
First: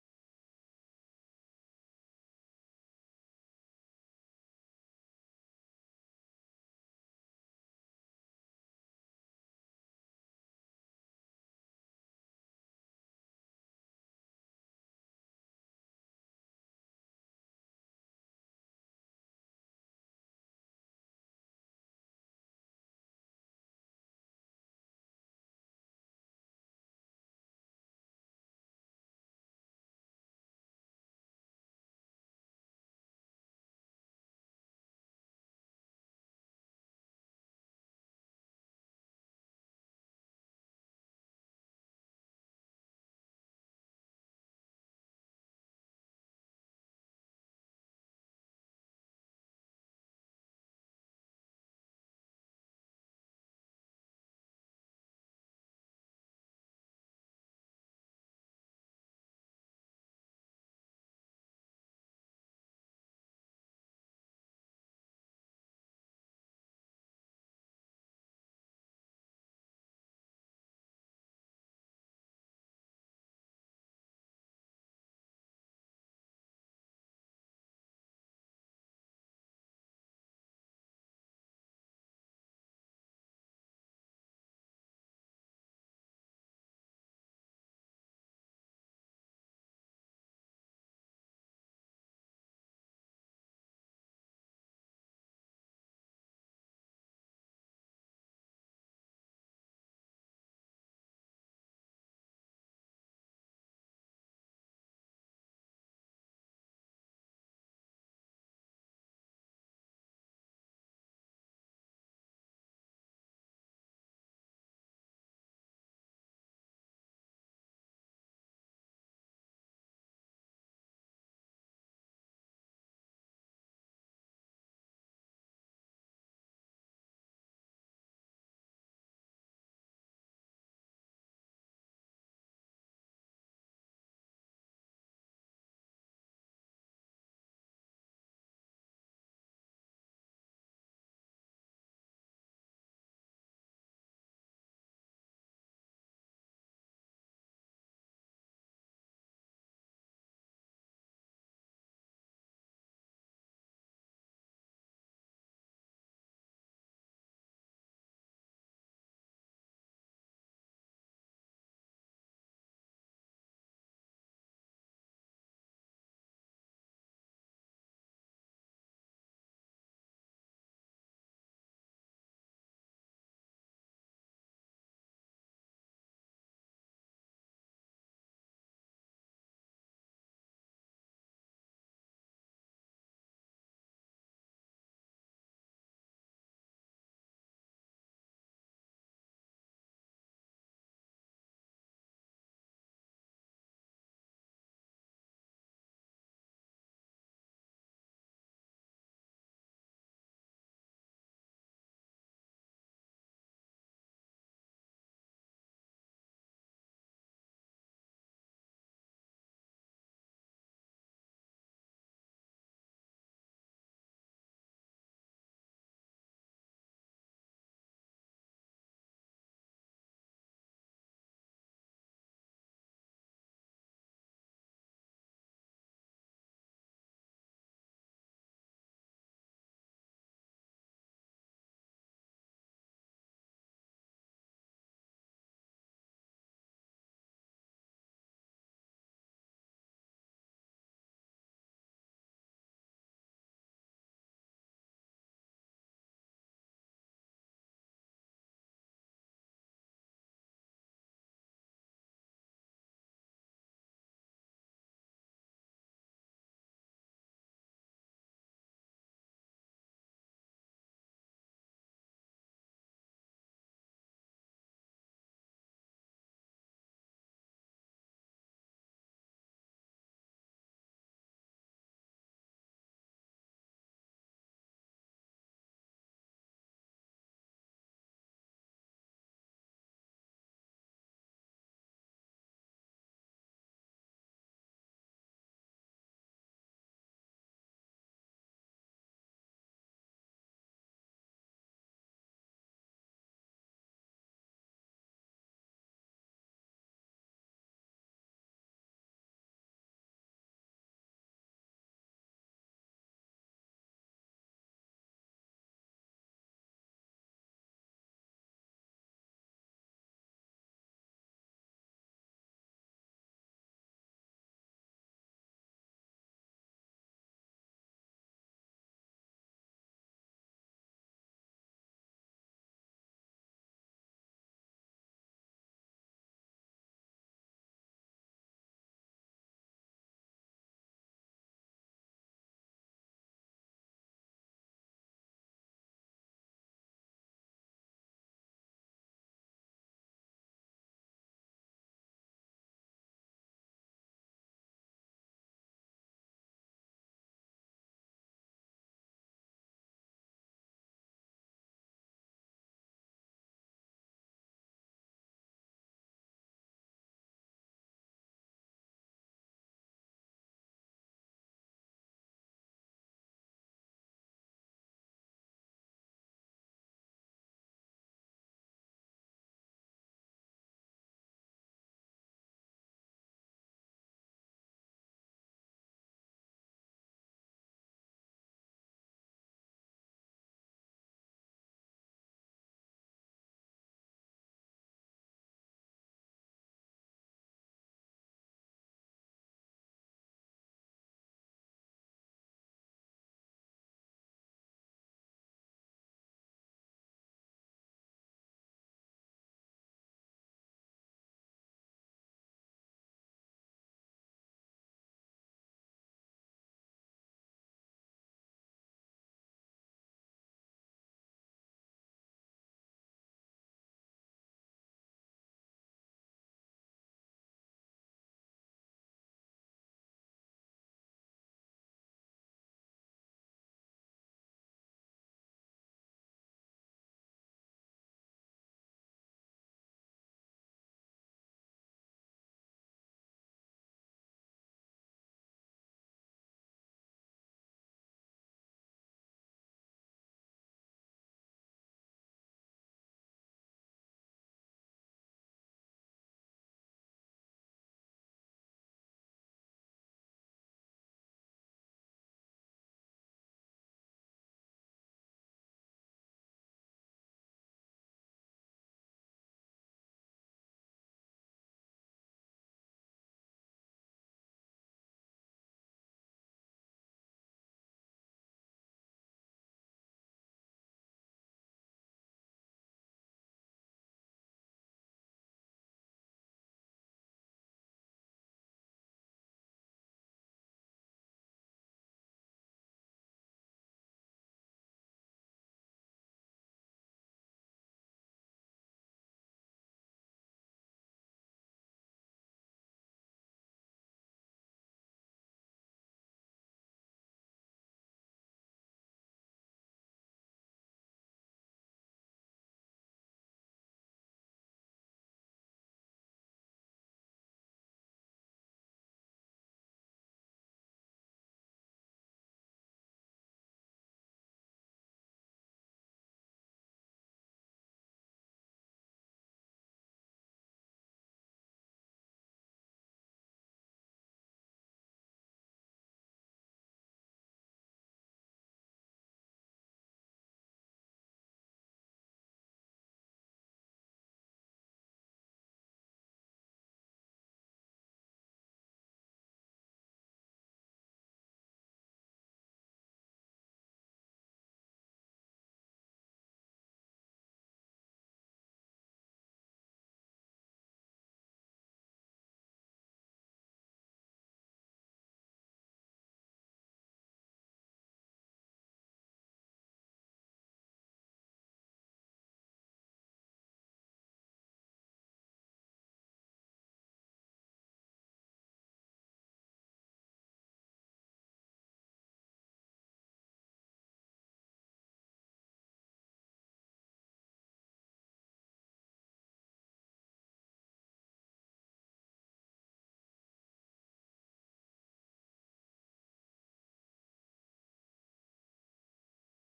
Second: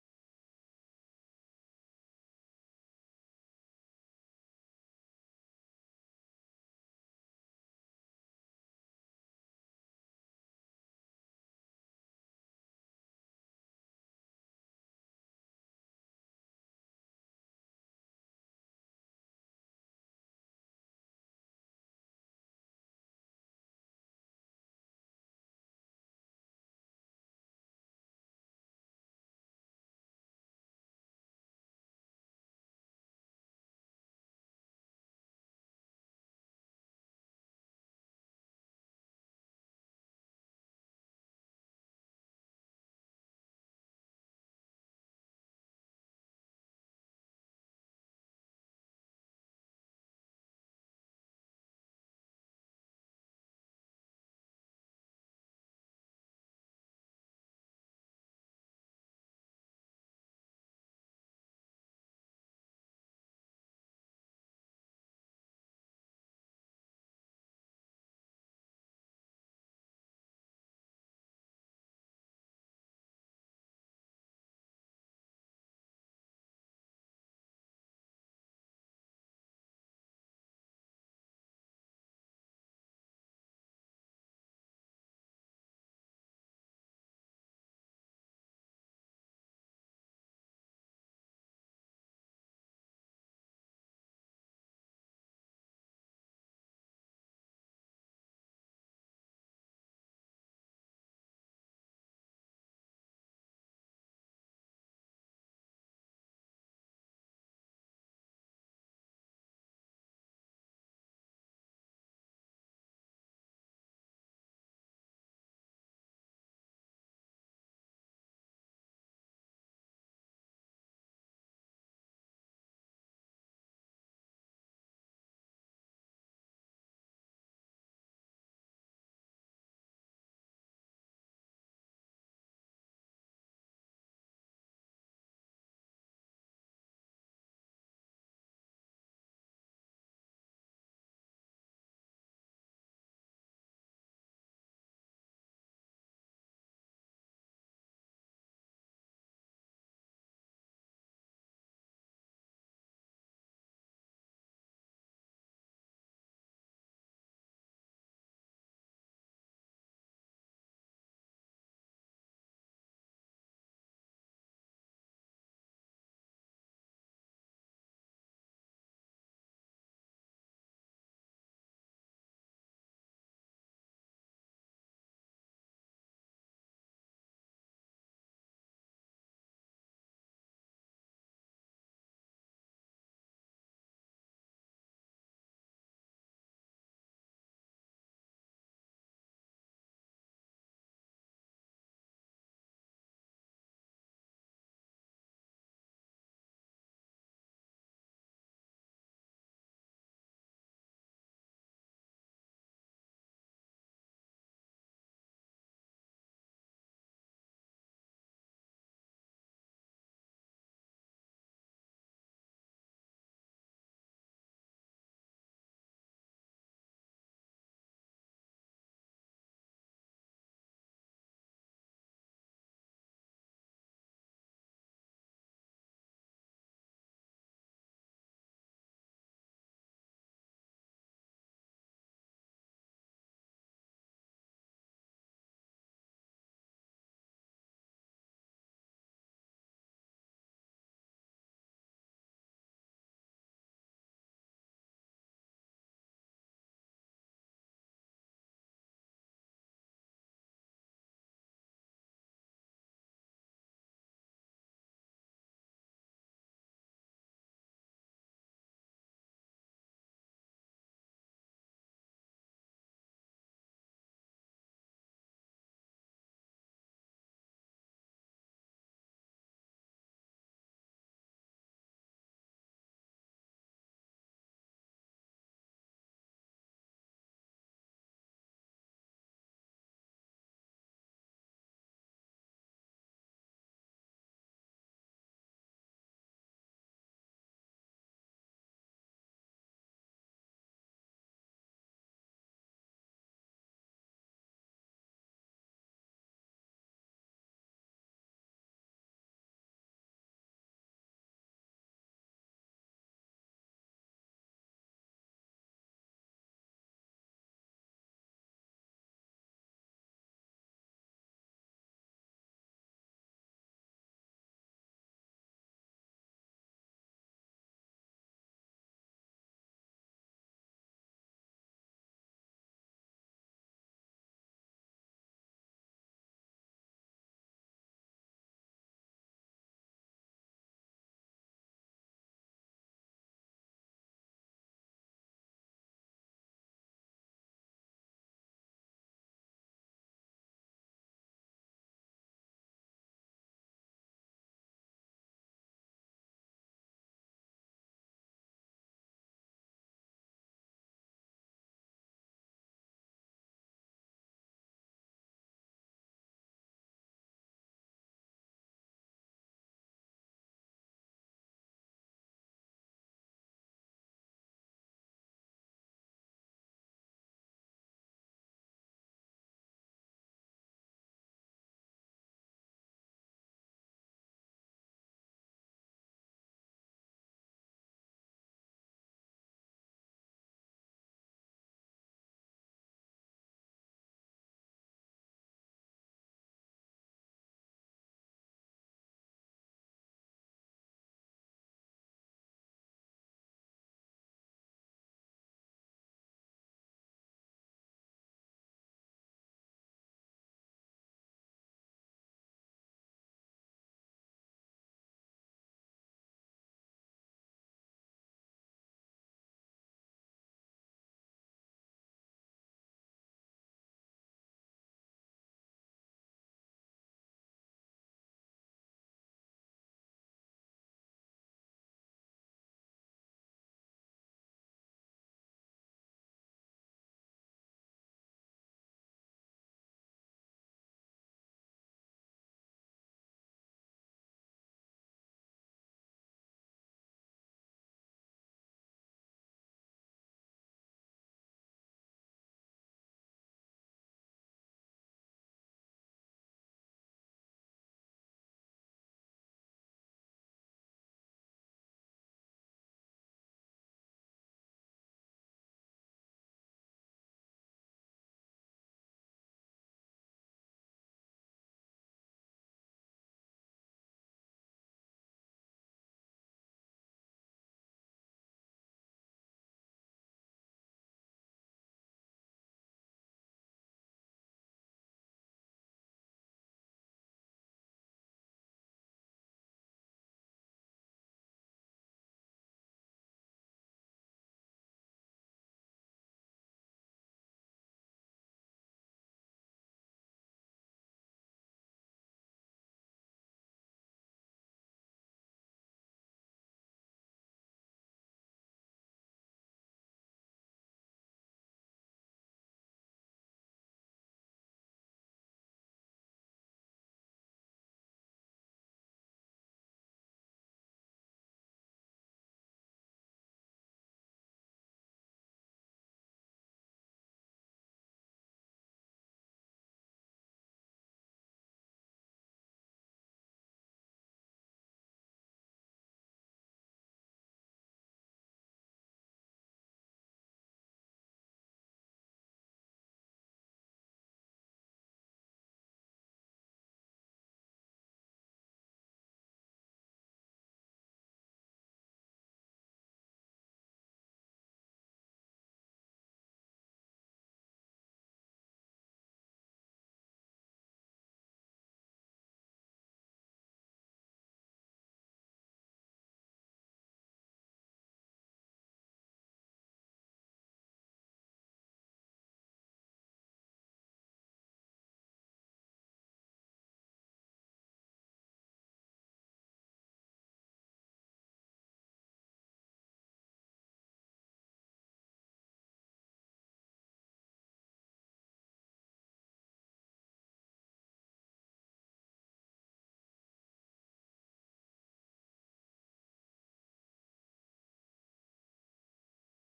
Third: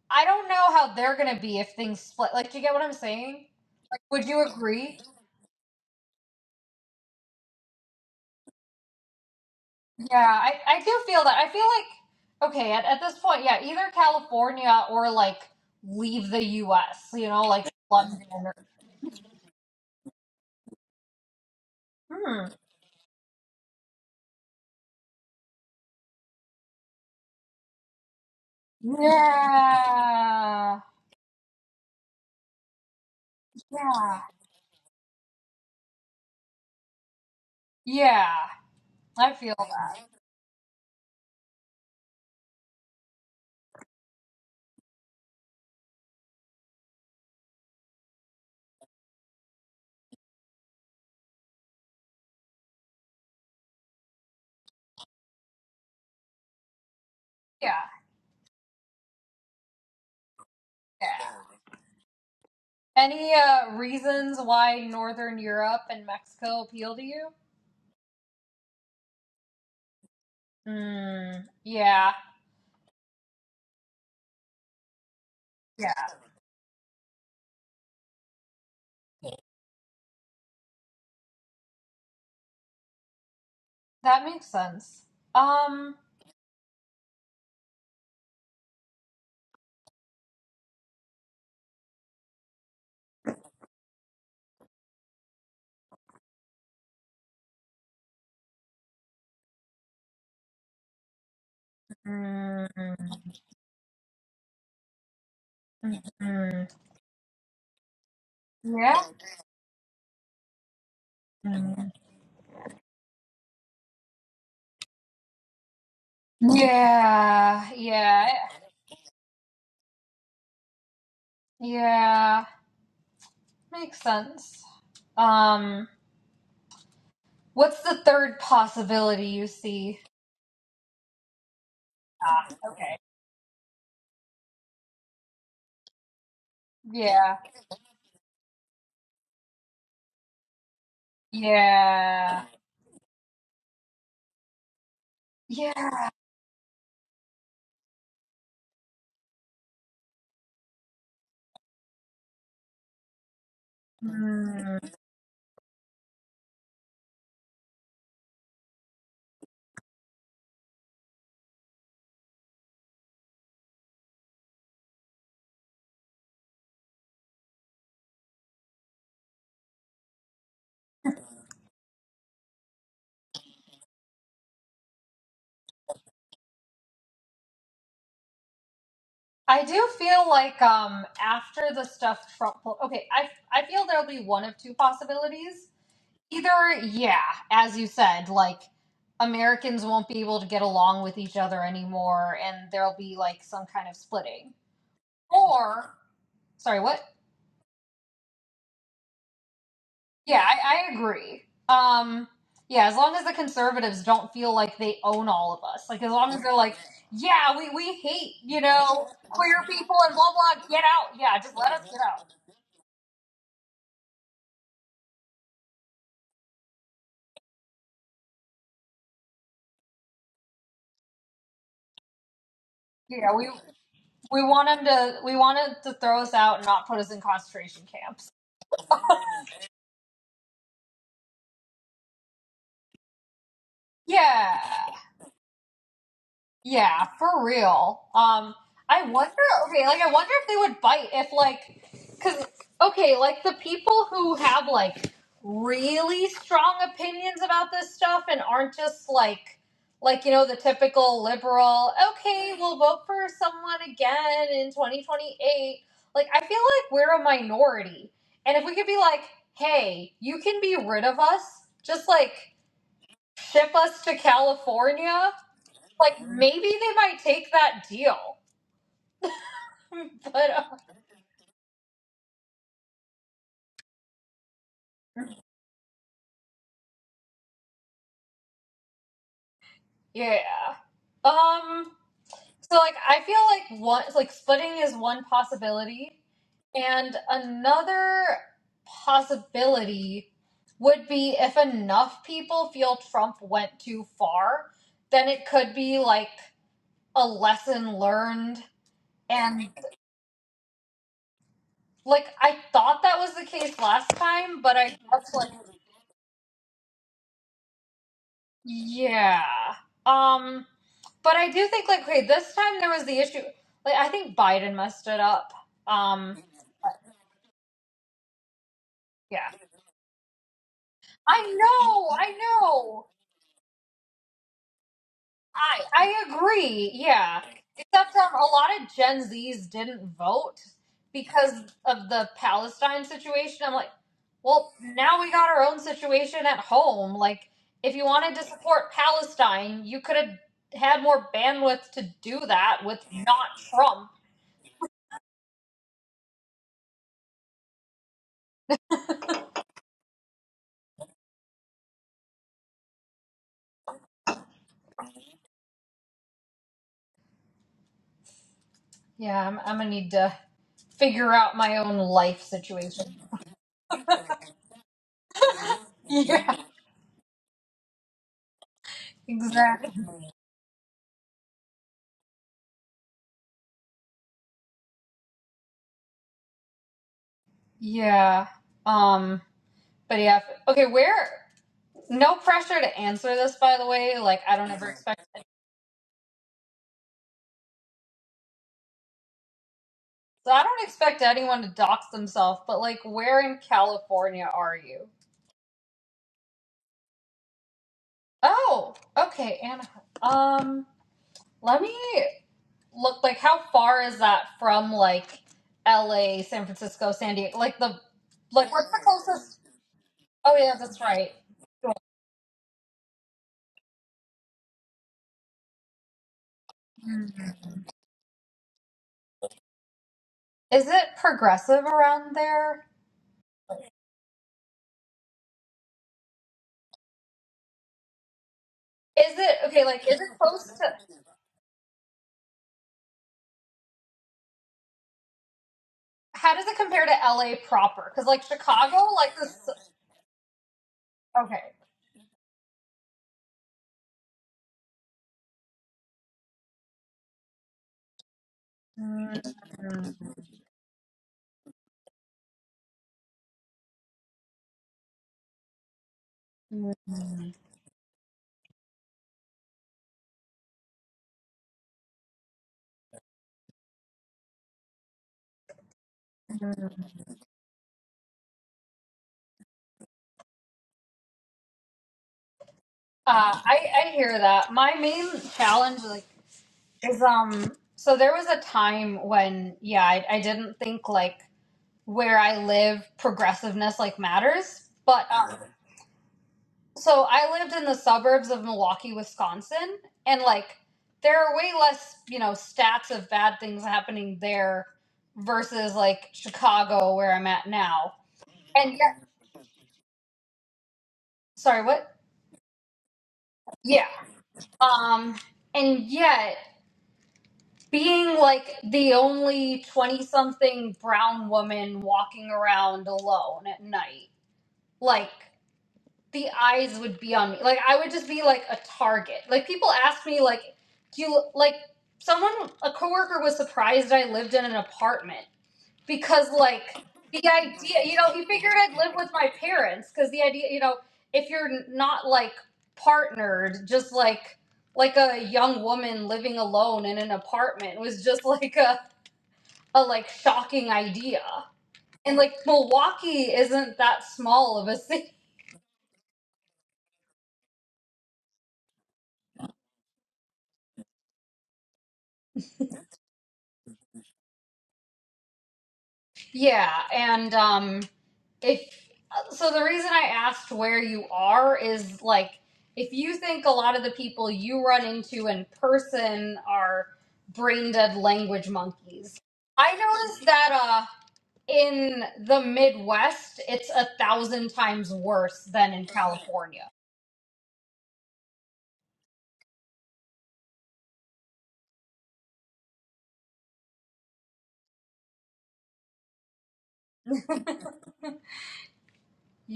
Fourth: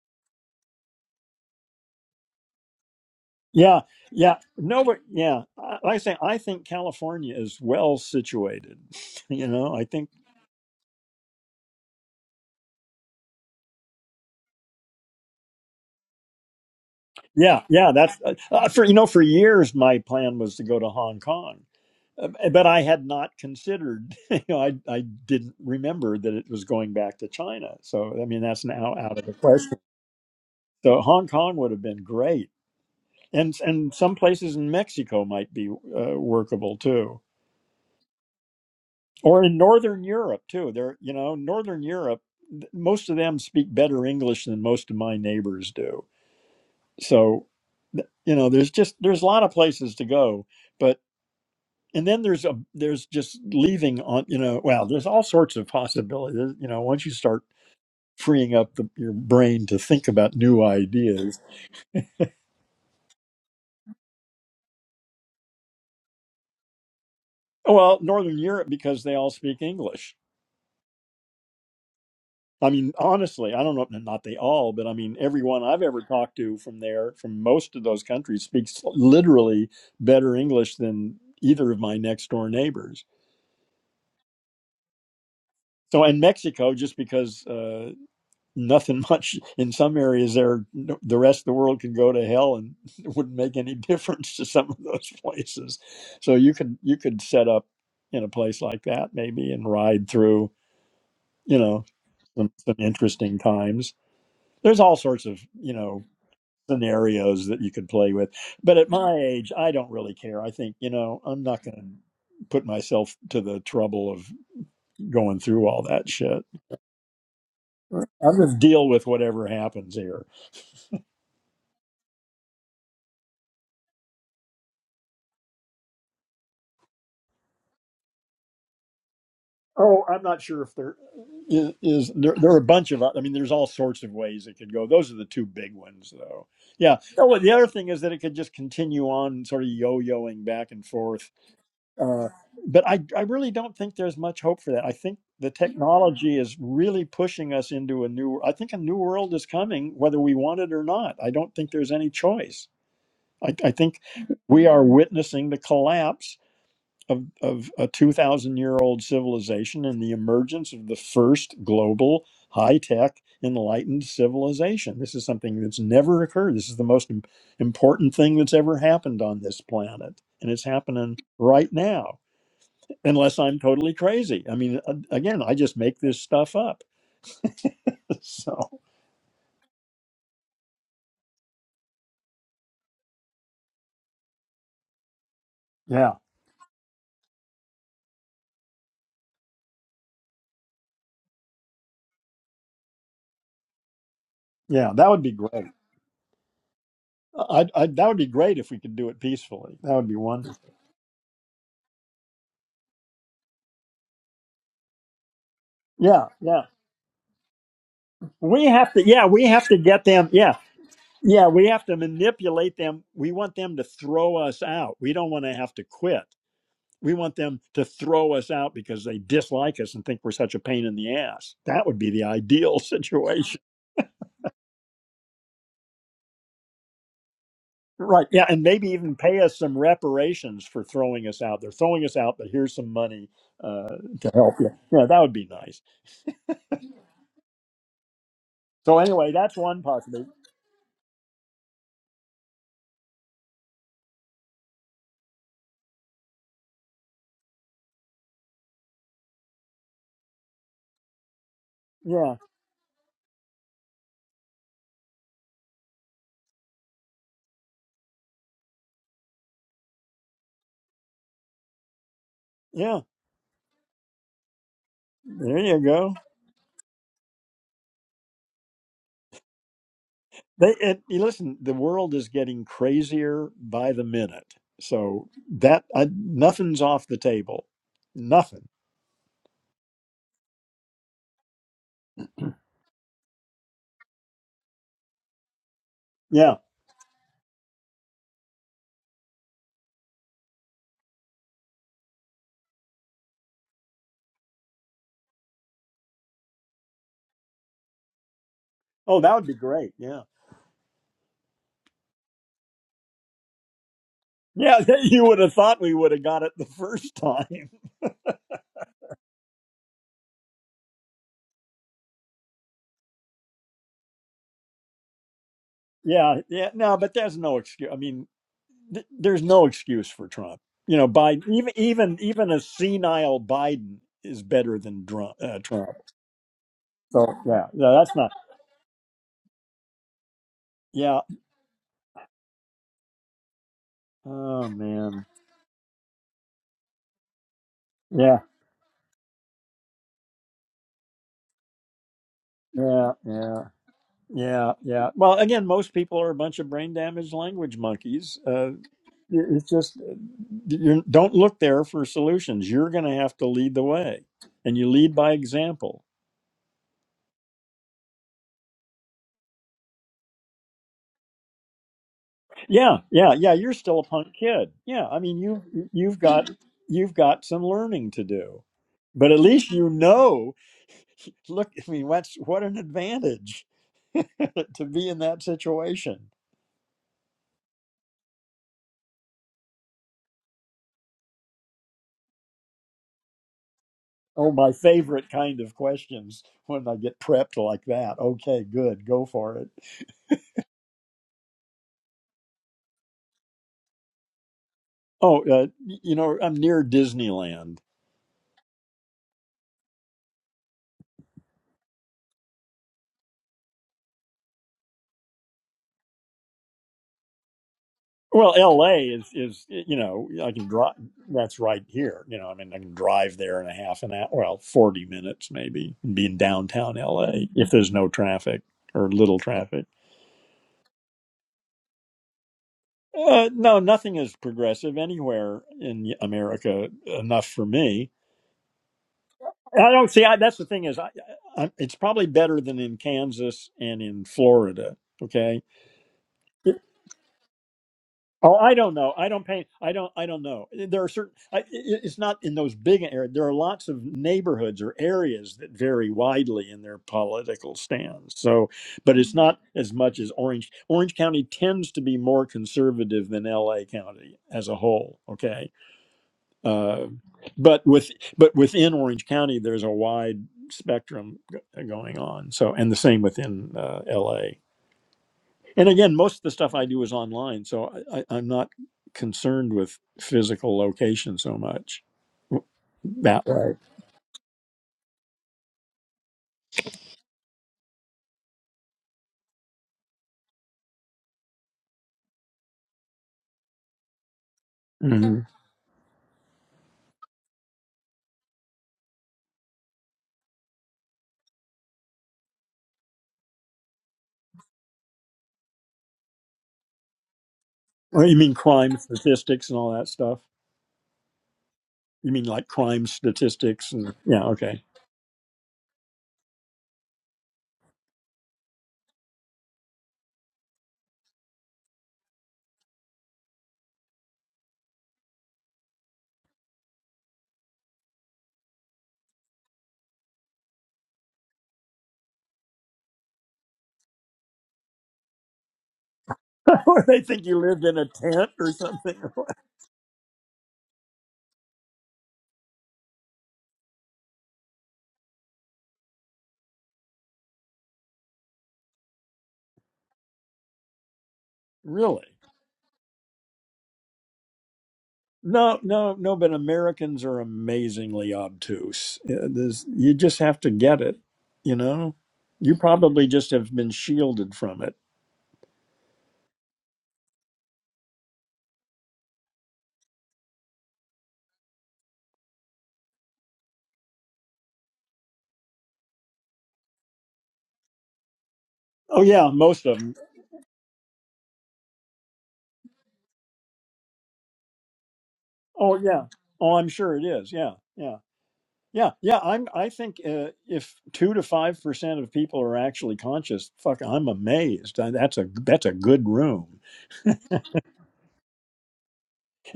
I don't know how they're gonna be if things split. Like, do you get what I'm saying? yeah, Would yeah. you No, but agree? yeah, I- like I say, I think California is well situated. You know, I think, Yeah, I, I do feel that. I feel like okay, at, at this point, yeah, either California or like leave the US, you know, yeah, like yeah, that's London uh, or uh, for, you know, for years my plan was to go to Hong Kong, Uh, hmm. but I had not considered, you know, I, I didn't remember that it was going back to China. So, I mean, that's now out of the question. Yeah. So, Hong Kong would have been great. and and some Yeah. places in Mexico might be uh, workable too, Yeah. I or feel in that. Northern Europe too. There, you know, Northern Europe, th- most of them speak better English than most of my neighbors do. So, th- you know, there's just there's a lot of places to go, but and then there's a there's just leaving on you know well there's all sorts of possibilities you know once you start Yeah. freeing up the, your brain to think about new Yeah. ideas Any uh, reasons why Northern Europe and Mexico appeal to you? well northern europe because they all speak english Mm, yeah. I mean, honestly, I don't know, not they all, but I mean, everyone I've Yeah. ever talked to from there, from most of those countries, speaks literally better English than either of my next door neighbors. That makes sense. Um. So, and Mexico, just because uh, nothing much in some areas there, no- the rest of the world could go to hell and it wouldn't make any difference to some of those places. So, you could you could set up in a place like that maybe and ride through, you know, some, Mm, some mm, interesting times. There's all sorts of you know mm. scenarios that you could play with. But at yeah. my age, I don't really care. I think, you know, I'm not going Mm. to put myself to the trouble of going through all that shit. Yeah. Yeah. I'll just deal with whatever happens here. Yeah. Makes sense. Um. What's the third possibility you see? Oh, I'm not sure if there is, is there, Ah, there are a bunch okay. of, I mean, there's all sorts of ways it could go. Those are the two big ones, though. Yeah. Oh, Yeah. well, the other thing is that it could just continue on sort of yo yoing back and forth Uh, Yeah. but I, I really don't think there's much hope for that. I think the Yeah. technology is really pushing us into a new. I think a new world is coming, whether we want it or not. I don't think there's any choice. I, I think we Mm. are witnessing the collapse of, of a 2,000 year old civilization and the emergence of the first global high tech enlightened civilization. This is something that's never occurred. This is the most im- important thing that's ever happened on this planet, and it's happening right now unless I'm totally crazy. I mean, a- again, I just make this stuff up. So, I do feel like um after the stuff Trump pulled, okay, I I feel there'll be one of two possibilities. yeah, Either, yeah, as you said, like Americans won't be able to get along with each other anymore, and there'll be like some kind of splitting. yeah, that would be great. Or, sorry, what? I, I that would be great if we could do it peacefully. That would be Yeah, wonderful. I, I agree. Um, yeah, as long as the conservatives don't feel like they own all of us, like as Yeah, long as they're yeah. like, yeah, we we hate you We have to. know Yeah, we queer have to people get and them. Yeah, blah blah, get out. Yeah, yeah. just We let us have to get out. manipulate them. We want them to throw us out. We don't want to have to quit. We want them to throw us out because they dislike us and think we're such a pain in the ass. That would be the ideal Yeah, situation. we We want him to. We want him to throw us out and not put us in concentration Right. camps. Yeah. And maybe even pay us some reparations for throwing us out. They're throwing us out, but here's some money uh, to help you. Yeah. Yeah. That would be nice. Yeah, for real. Um, So, I anyway, wonder. that's one Okay, like I possibility. wonder if they would bite if like, cause okay, like the people who have like really strong opinions about this stuff and aren't just like, like you know the typical liberal. Yeah. Okay, we'll vote for someone again in twenty twenty eight. Like I feel like we're a minority, and if we could be like, hey, you can be rid of us, just like Yeah. ship us to California There you go. like maybe they might take that deal. but uh, They, it, you listen, the world is getting crazier by the minute. So, that I, nothing's off the table. Nothing. yeah. Um so like I feel like one like splitting is one possibility Yeah. and another possibility would be if enough people feel Trump went too far, then it could be like a lesson learned Oh, that would be and great. Yeah. like I thought that was the case last time, but Yeah. I You guess would like have thought we would have got it the first time. yeah. Um But I do think like okay, this time there was the issue. Like I think Biden messed it up. Um Yeah, yeah, no, but there's no excuse. I mean, th- there's yeah. no excuse for Trump. You know, I Biden, even know, even I even a know. senile Biden is better than Trump. Uh, Trump. I I agree. So Yeah. yeah, no, that's Except not. um, a lot of Gen Zs didn't vote Yeah. because of the Palestine situation. I'm like, Oh well, now man. we got our own situation at home. Like if you wanted Yeah. to support Palestine, you could have had more bandwidth to do that with Yeah. not Yeah. Trump. Yeah. Yeah. Well, again, most people are a bunch of brain damaged language monkeys. Uh, it- it's just uh, you don't look there for solutions. You're going to have to lead the way, and you lead by example. Yeah, I'm, I'm gonna need to. figure out my own life Yeah, situation. yeah, yeah. You're still a punk kid. Yeah, I mean you you've got Yeah. you've got some learning to do, but at least you Exactly. know. Look, I mean, what's what an advantage to be in that situation. Yeah. Um. But yeah. f- Okay. Where? No pressure to answer this, by the way. Like, Oh, I don't my ever expect. favorite kind of questions when I get prepped like that. Okay, good, go for it. So I don't expect anyone to dox themselves. But like, where in California are you? Oh, uh, you know, I'm near Disneyland, Oh. Okay. Anaheim. Um. Let me look. Like, how far is that from like L.A., San Francisco, San Diego? Like the Well, like. What's the L.A. is closest? is you know I Oh can yeah, drive. that's right. That's right here. You know, I mean I can drive there in a half an hour. Well, forty minutes maybe. and Be in downtown L.A. if there's no traffic or little traffic. Is it progressive around there? Uh, no, nothing is progressive anywhere in America enough for me. Is it okay? I Like, don't is see. I, it that's close the to? thing is, I, I, it's probably better than in Kansas and in Florida. Okay, How does it compare to LA proper? Because like Oh, I don't Chicago, know. I like don't paint. this. I don't. I don't know. There are certain. I, Okay. i- it's not in those big areas. There are lots of neighborhoods or areas that vary widely in their political stands. So, but it's Mm. not as Uh, much as Orange. Orange County tends to be more conservative than L.A. County as a whole. Okay, uh, but with but within Orange County, there's a wide spectrum g- going on. So, and the same within uh, L.A and again most of the stuff i do is online so I, I, i'm not concerned with physical location so much that way I I hear that. My main challenge, like, is um. So there was a time when yeah, I, I didn't think like where I live progressiveness like matters, but hmm um, so I lived in the suburbs of Milwaukee, Wisconsin, and like there are way less, you know, stats of bad things happening there versus like Chicago where I'm at now. or you mean And crime yet, statistics and all that stuff sorry, what? you mean like crime statistics Yeah. and yeah okay Um and yet being like the only 20 something brown woman walking around alone at night. Like the eyes would be on me. Like I would just be like a target. Like people ask me like, do you like someone a coworker was surprised I lived in an apartment because like or they the think you lived in idea, a you know, he tent or figured I'd something live with my parents cuz the idea, you know, if you're not like partnered, just like like a young woman living alone in an apartment was just like a a like shocking idea. really And like Milwaukee isn't that small of a city no no no but americans are amazingly obtuse Uh, there's- you just have to get it you know you probably just have been shielded from it Yeah, and um, if so, the reason I asked where you are is like if you think a lot of the people you run into in person are brain dead language oh monkeys, yeah most I of 'em. noticed that uh, in the Midwest, it's a thousand times worse than Oh in yeah. Oh, I'm California. sure it is. Yeah, yeah, yeah, yeah. I'm. I think uh, if two to five percent of people are actually conscious, fuck, I'm amazed. Uh, That's a that's a good room.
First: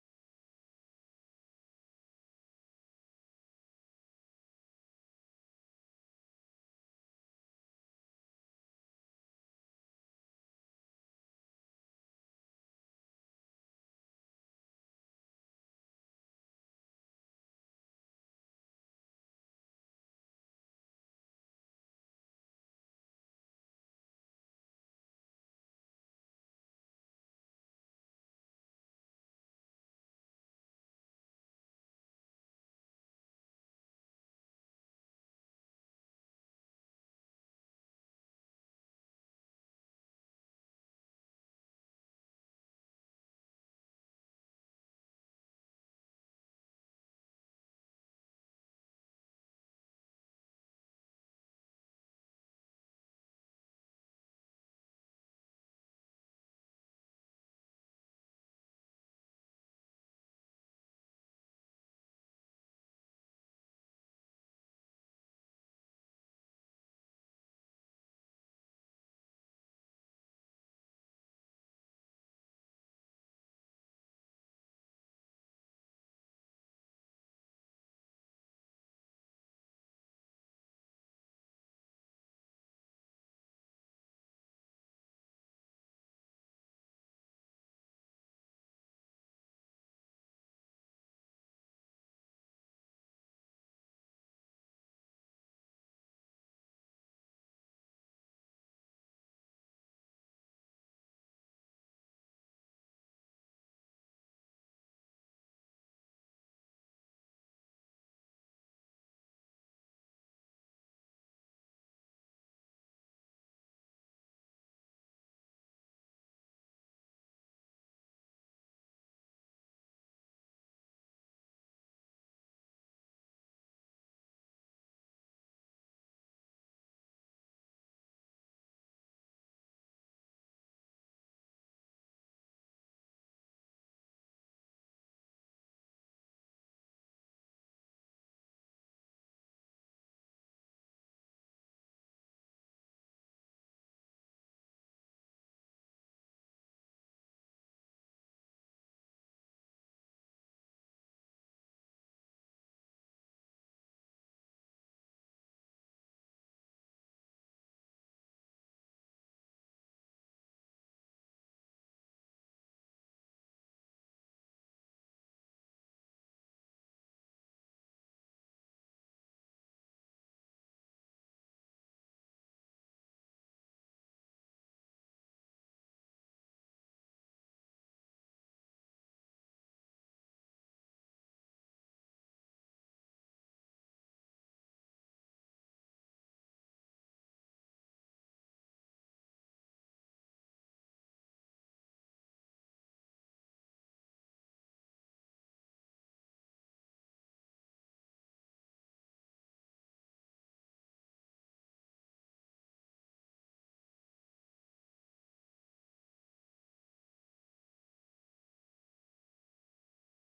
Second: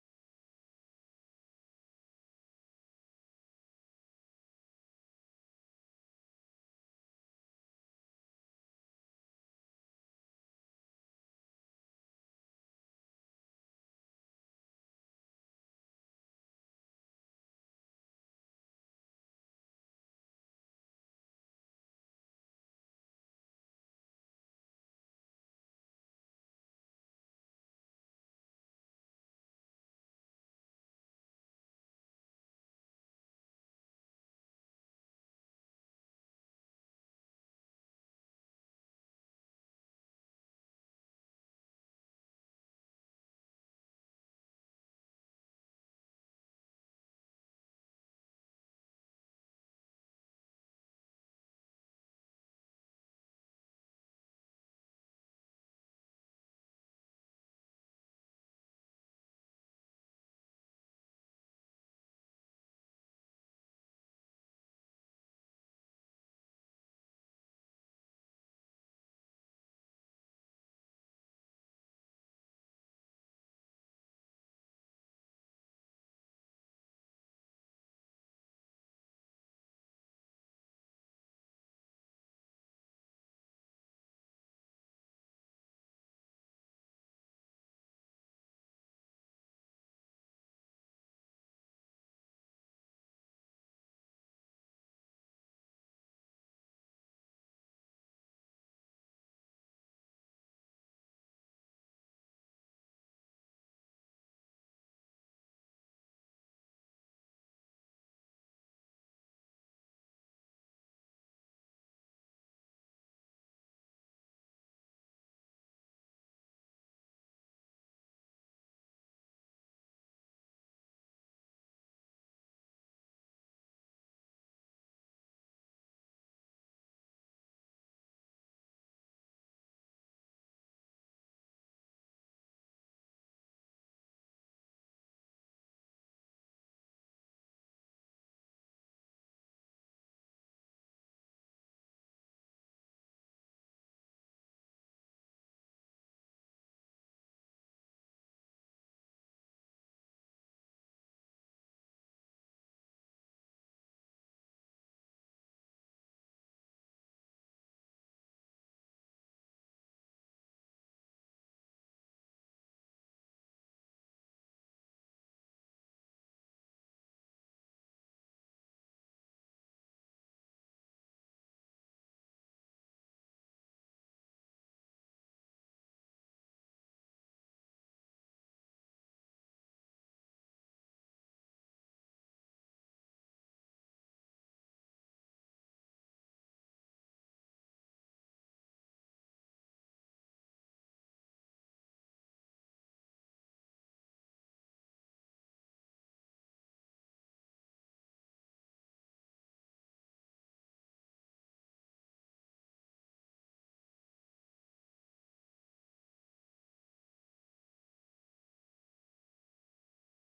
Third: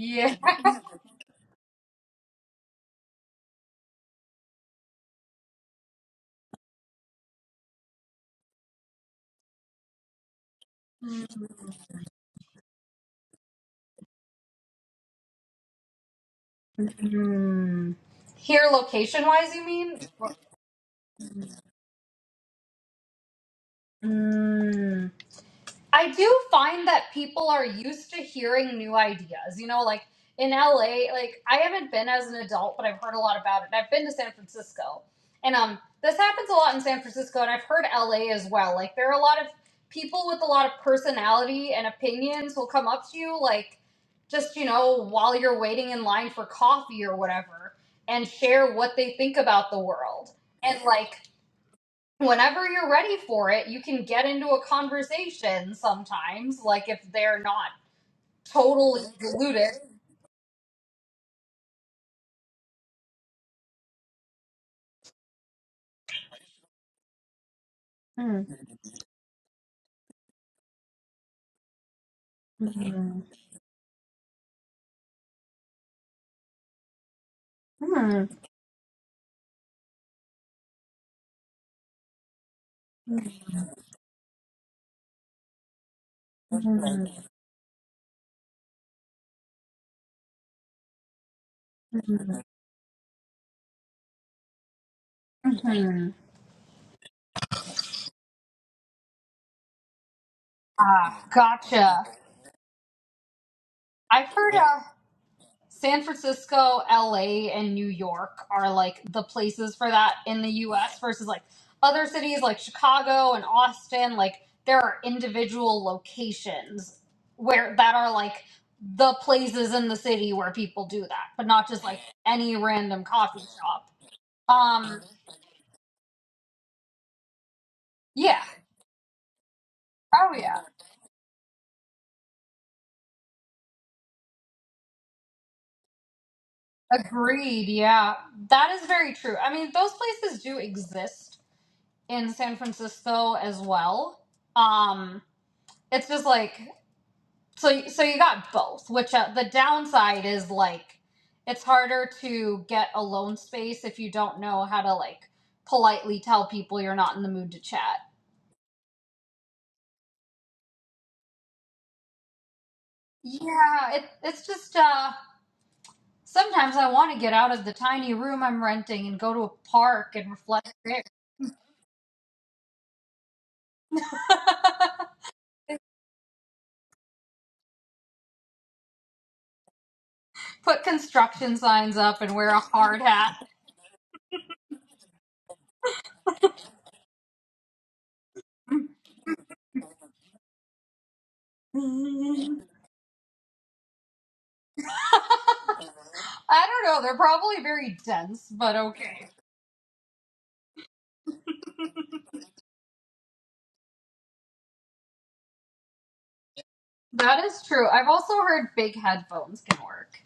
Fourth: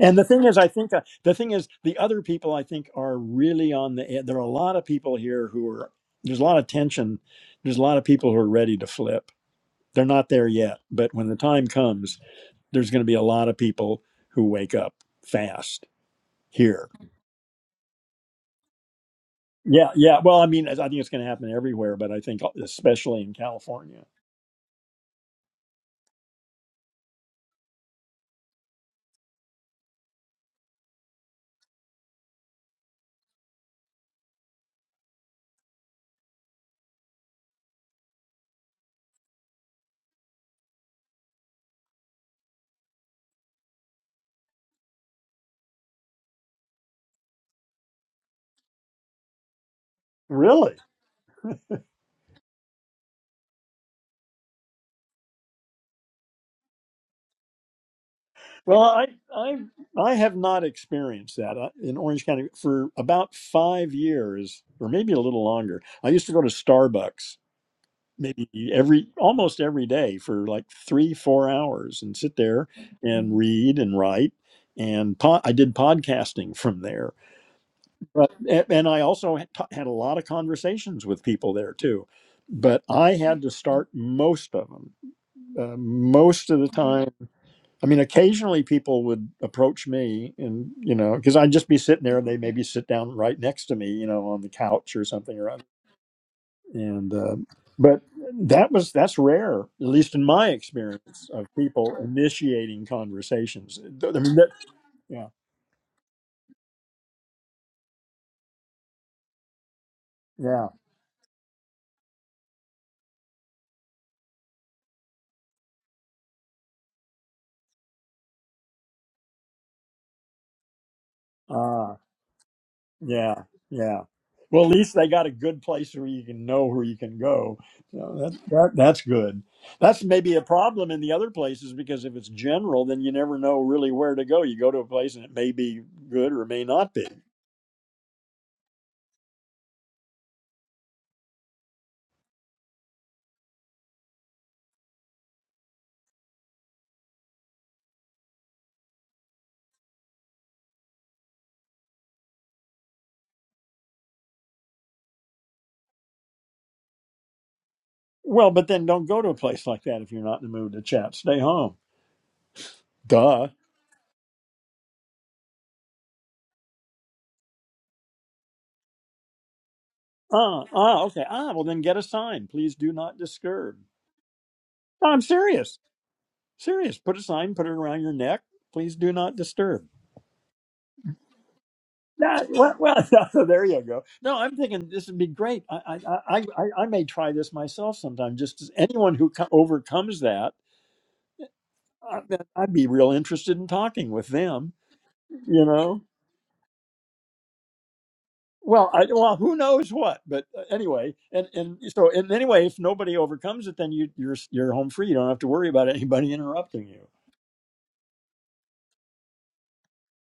And the thing is, I think uh, the thing is, the other people I think are really on the. ed- There are a lot of people here who are. There's a lot of tension. There's a lot of people who are ready to flip. They're not there yet, but when the time comes, there's going to be a lot of people who wake up fast here Mm, here location wise, you Yeah, mean? yeah. Well, I mean, I think it's going to happen everywhere, but I think uh, especially in California. mm. I do find that people are used to hearing new ideas. You know, like in LA, like I haven't been as an adult, but I've heard a lot about it. And I've been to San Francisco. And um this happens a lot in San Francisco and I've heard LA as well. Like there are a lot of people with a lot of personality and opinions will come up to you like just, you know, while you're waiting in line for coffee or whatever and share what they think about the world. Really? And like whenever you're ready for it, you can get into a conversation sometimes, like if they're not Well, totally I I deluded. I have not experienced that I, in Orange County for about five years, or maybe a little longer. I used to go to Starbucks maybe every almost every day for like three four hours and sit there and read and write and po- I did podcasting from there Hmm. But a- and I also had ta- had a lot of conversations with people there too, but I had to start most of them. Uh, most of the hmm, time, I mean, occasionally people would approach me, and you know, because I'd just be sitting hmm, there, and they maybe sit down right next to me, you know, on the couch or something or other. hmm. And uh, but that was that's rare, at least in my Ah, experience of people gotcha. initiating conversations. Th- I I've mean, that, heard. uh, yeah, San Francisco, LA, and New York are like the places for that in the yeah. US versus like other cities like Chicago and Austin. Like there are individual locations where that are like the places in the city where people do that, but not just uh, like any random coffee Yeah, shop. yeah. Well, at least Um, they got a good place where you can know where you can go. So that, yeah. that that's good. That's Oh, maybe a yeah. problem in the other places because if it's general, then you never know really where to go. You go to a place and it may be good or it may not be. Agreed. Yeah. That is very true. I mean, those places do exist in San Francisco as well. Um, it's just like so so you got both which uh, the downside is like it's harder to get a loan space if you don't know how to like politely tell people you're not in the mood to chat Well, but then don't go to a place like that if you're not in the mood to chat. Stay home. Duh. yeah it, it's just uh sometimes i want to get out of the tiny room i'm renting and go to a park and Ah, reflect there ah, okay. Ah, well then get a sign. Please do not disturb. No, I'm serious. Serious. Put a sign. Put it around your neck. Please do not disturb. put construction signs up and No, wear a well, hard well, hat no, there you go. No, I'm thinking this would be great. I, I, I, I I may try this myself sometime. Just as anyone who co- overcomes that, i I, don't I'd be real interested in talking with them. You know. know they're probably very dense but Well, I, okay well, who knows what? But uh, anyway, and and so and anyway, if nobody overcomes it, then you you're you're home free. You don't have to worry about anybody interrupting you. that is true i've also heard big headphones can work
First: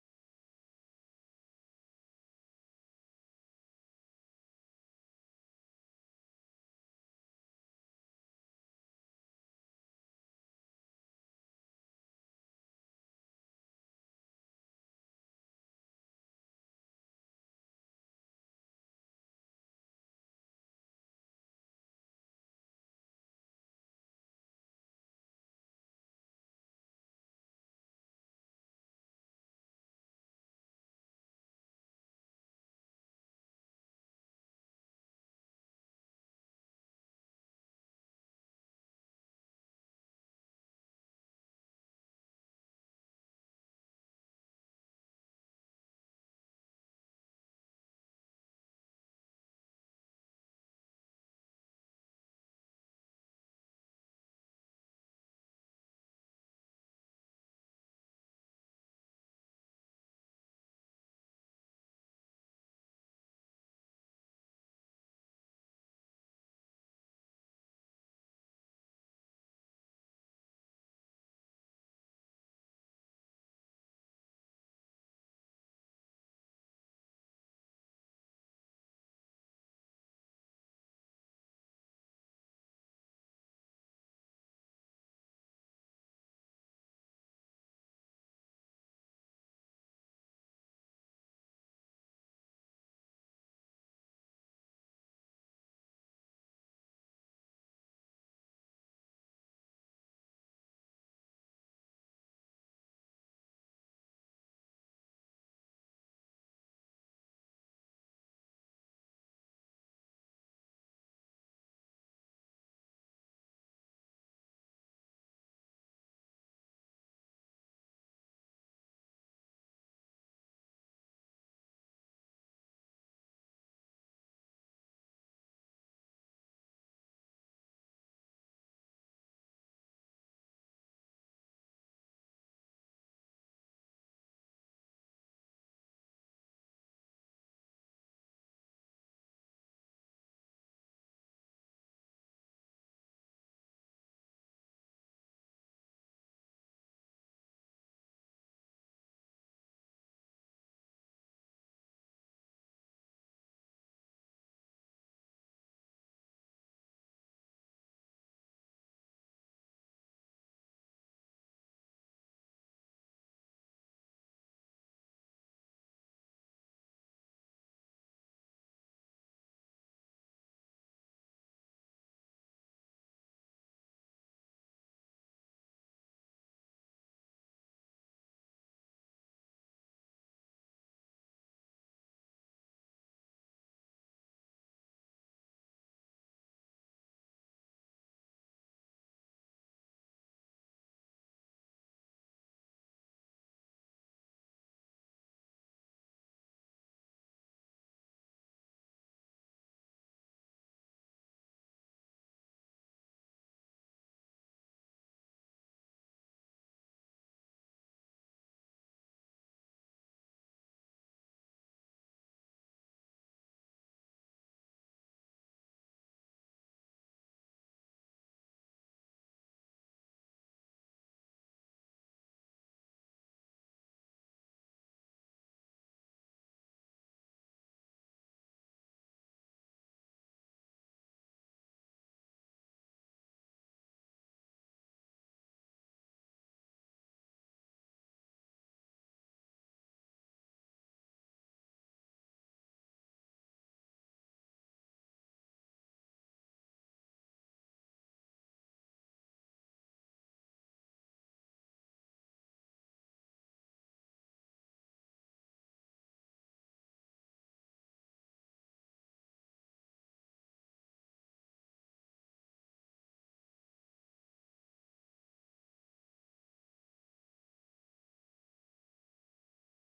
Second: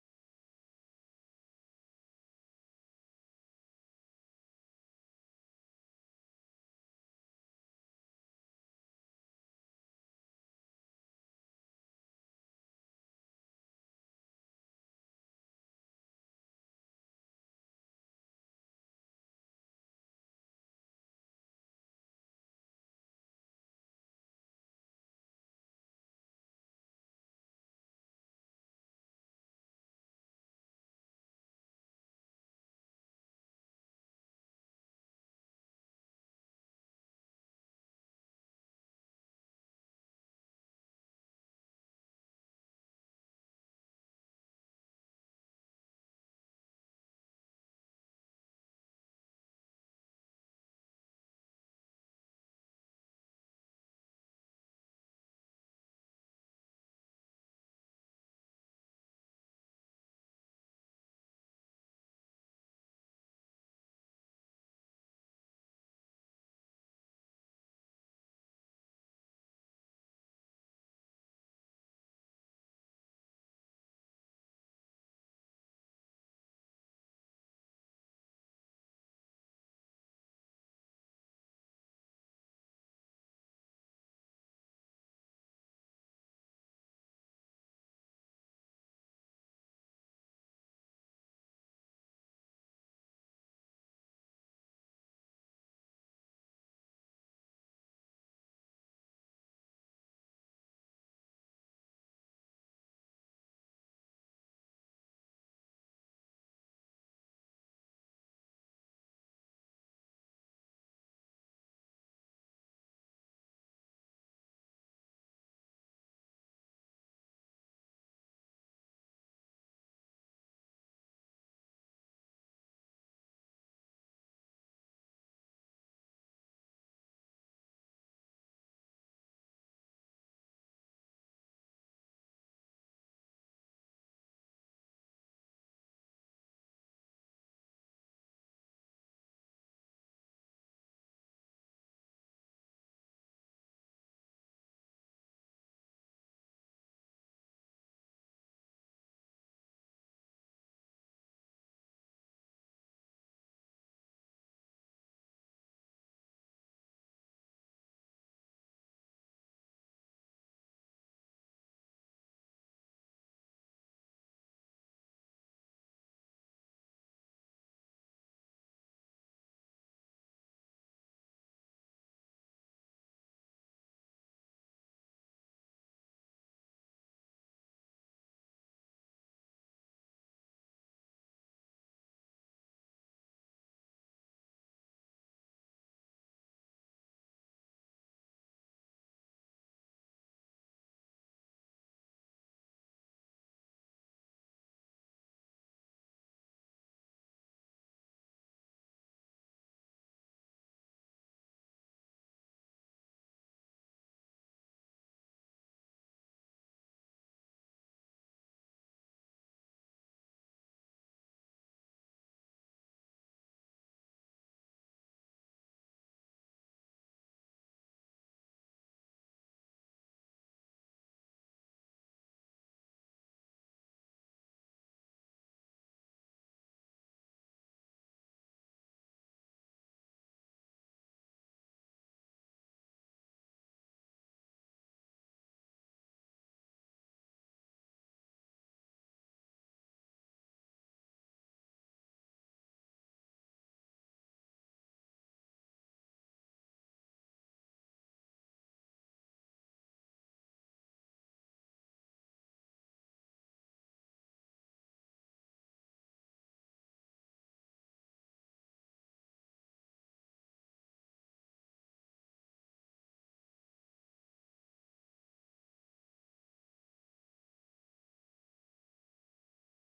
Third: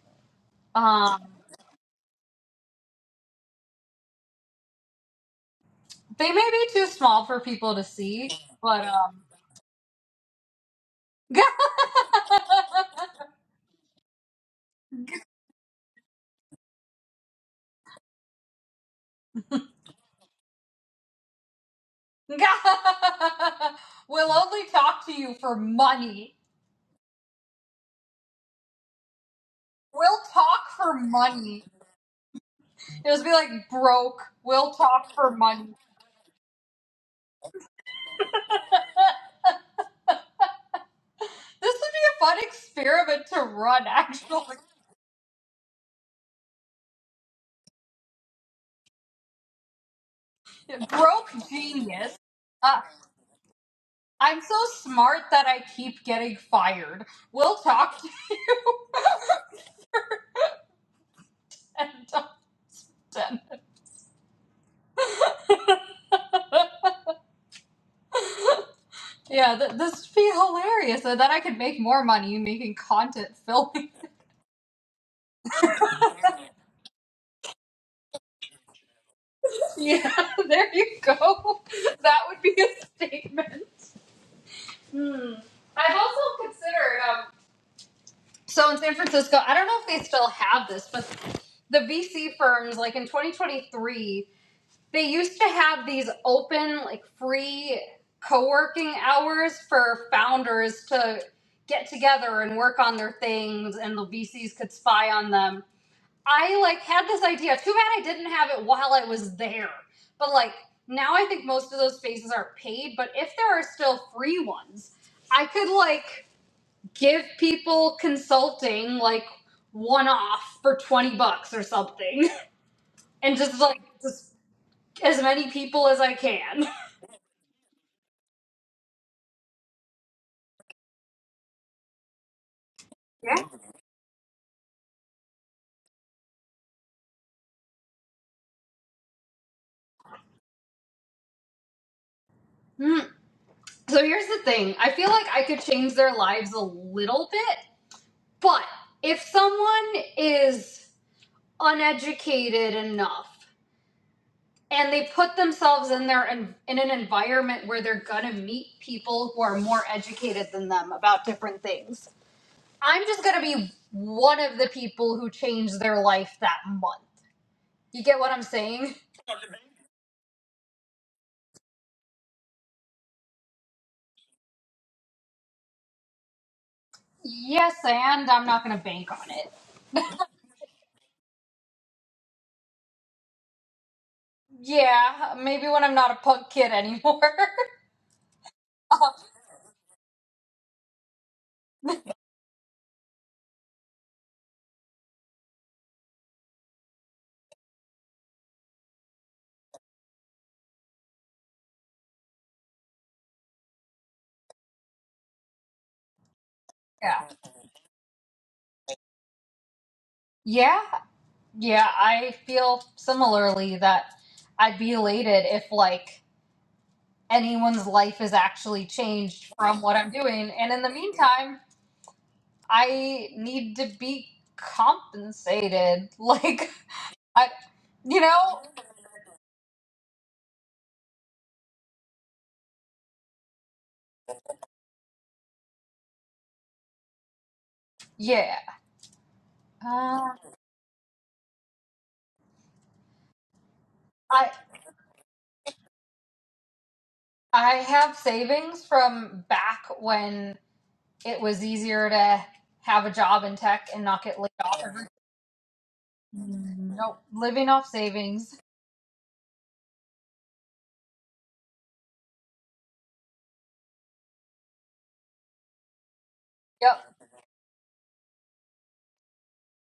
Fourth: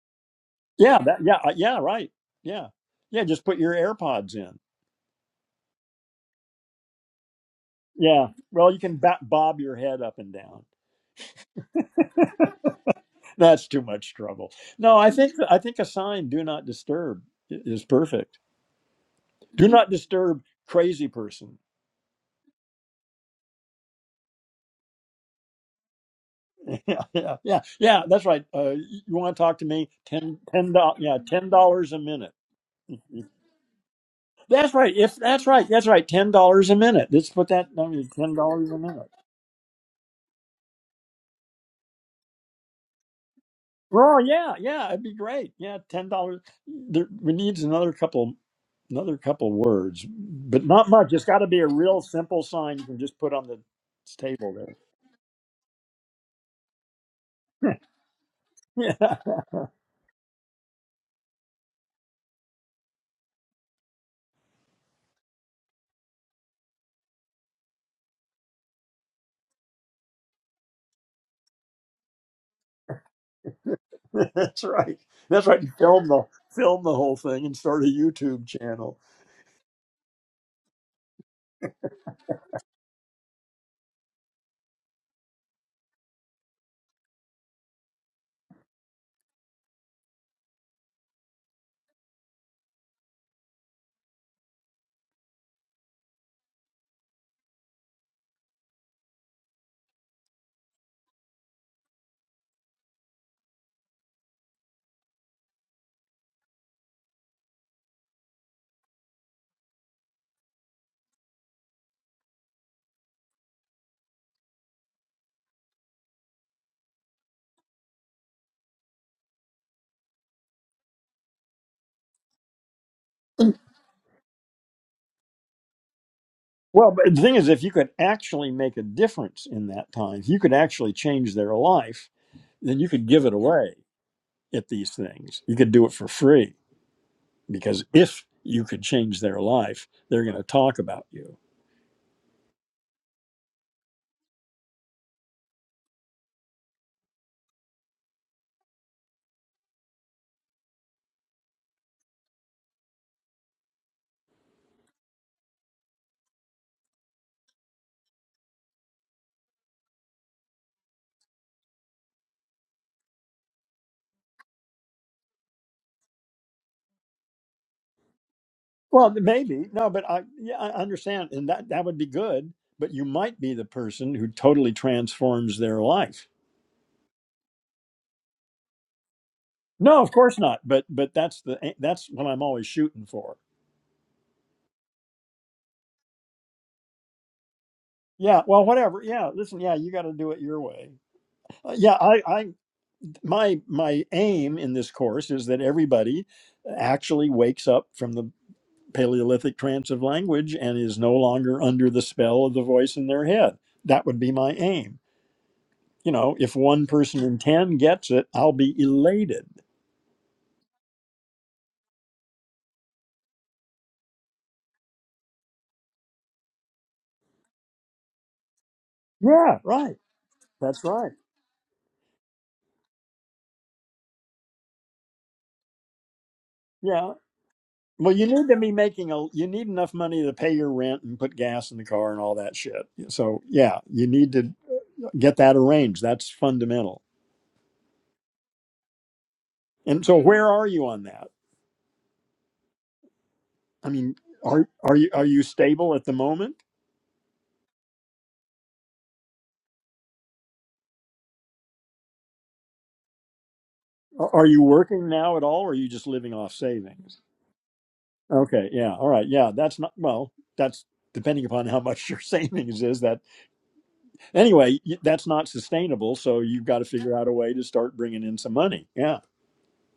Yeah, that, Um. yeah, uh, yeah, right. Yeah, yeah. Just put your AirPods in. They may be too small for people to Yeah. see, Well, you but can um, ba- bob your head up and down. God That's too much trouble. No, I think I think a sign "Do not disturb" i- is perfect. Do not disturb crazy person. will only talk to you for money. Yeah, yeah, yeah, yeah. That's right. Uh, you want to talk to me? We'll Ten, talk ten for dollars. Yeah, ten money. dollars a minute. It was be like broke. We'll That's right. talk If for that's right, money. that's right. Ten dollars a minute. Let's put that. I mean, ten dollars a minute. This would be a fun experiment to run. Well, yeah, Actually, yeah. It'd be great. Yeah, ten dollars. There, we need another couple, another couple words, but not much. It's broke got to be a real genius. simple sign Uh, you can just put on the I'm table so there. smart that I keep getting fired. We'll talk Yeah, to ten. Yeah, th- this would be hilarious. And then I could make more money making content films. that's right. That's right. You Film the film the whole thing and start a YouTube channel. Yeah, there you go. That would be a statement. Hmm. I've also considered. Um, so in San Francisco, I don't know if they still have this, but the VC firms, like in 2023, they used to have these open, like free co working hours for founders to get together and work on their things, and the VCs could spy on them. I like had this idea. Too bad I didn't have it while I was there. But like now I think most of those spaces are paid, but if there are still free ones, I could like give people consulting like one off for 20 bucks or something and just like just as many people as I can. Well, but the thing is, if you could actually make a difference in that time, if you could actually change their life, then you could give it Yeah. away at these things. You could do it for free because if you could change their life, they're going to talk about you. Mm. So here's the thing. I feel like I could change their lives a little bit, but if someone is uneducated enough and they put themselves in their in, in an environment where they're gonna meet people who are more educated than them about different things. I'm just gonna be one of the people who changed their life that month. You get what I'm saying? Well, maybe no, but I yeah I understand, and that that would be good. But you might be the person who totally transforms their life Yes, and I'm not gonna bank on it. No, of course not. But but that's the eh, that's what I'm always shooting for. Yeah, maybe when I'm not a punk kid anymore. Yeah. Well, Uh, whatever. Yeah. Listen. Yeah, you got to do it your way. Uh, yeah. I I my my aim in this course is that everybody actually wakes up from the Paleolithic trance of language and is no longer under the spell of the voice in their head. That would be my aim. You know, if one person yeah, in ten gets it, I'll be elated. yeah, yeah. I feel similarly that I'd be elated if like anyone's life is actually changed Yeah. from what Right. I'm doing. And in That's the right. meantime, I need to be compensated. Like Yeah. I, Well, you you need to know, be making a you need enough money to pay your rent and put gas in the car and all that shit. So, yeah, you need to get that arranged. That's fundamental. yeah. And so Uh, where are you on that? I mean, I are are you are you stable at the moment? I have savings from back when it was easier to have a job in tech and not Are get are laid you off. every- working now at all or are you just living off savings? Nope, living off savings. Okay, yeah. All right. Yeah, that's not well, that's depending upon how much your savings is that anyway, y- that's not sustainable, so you've got to Yep, figure out a way to start bringing in some money. Yeah.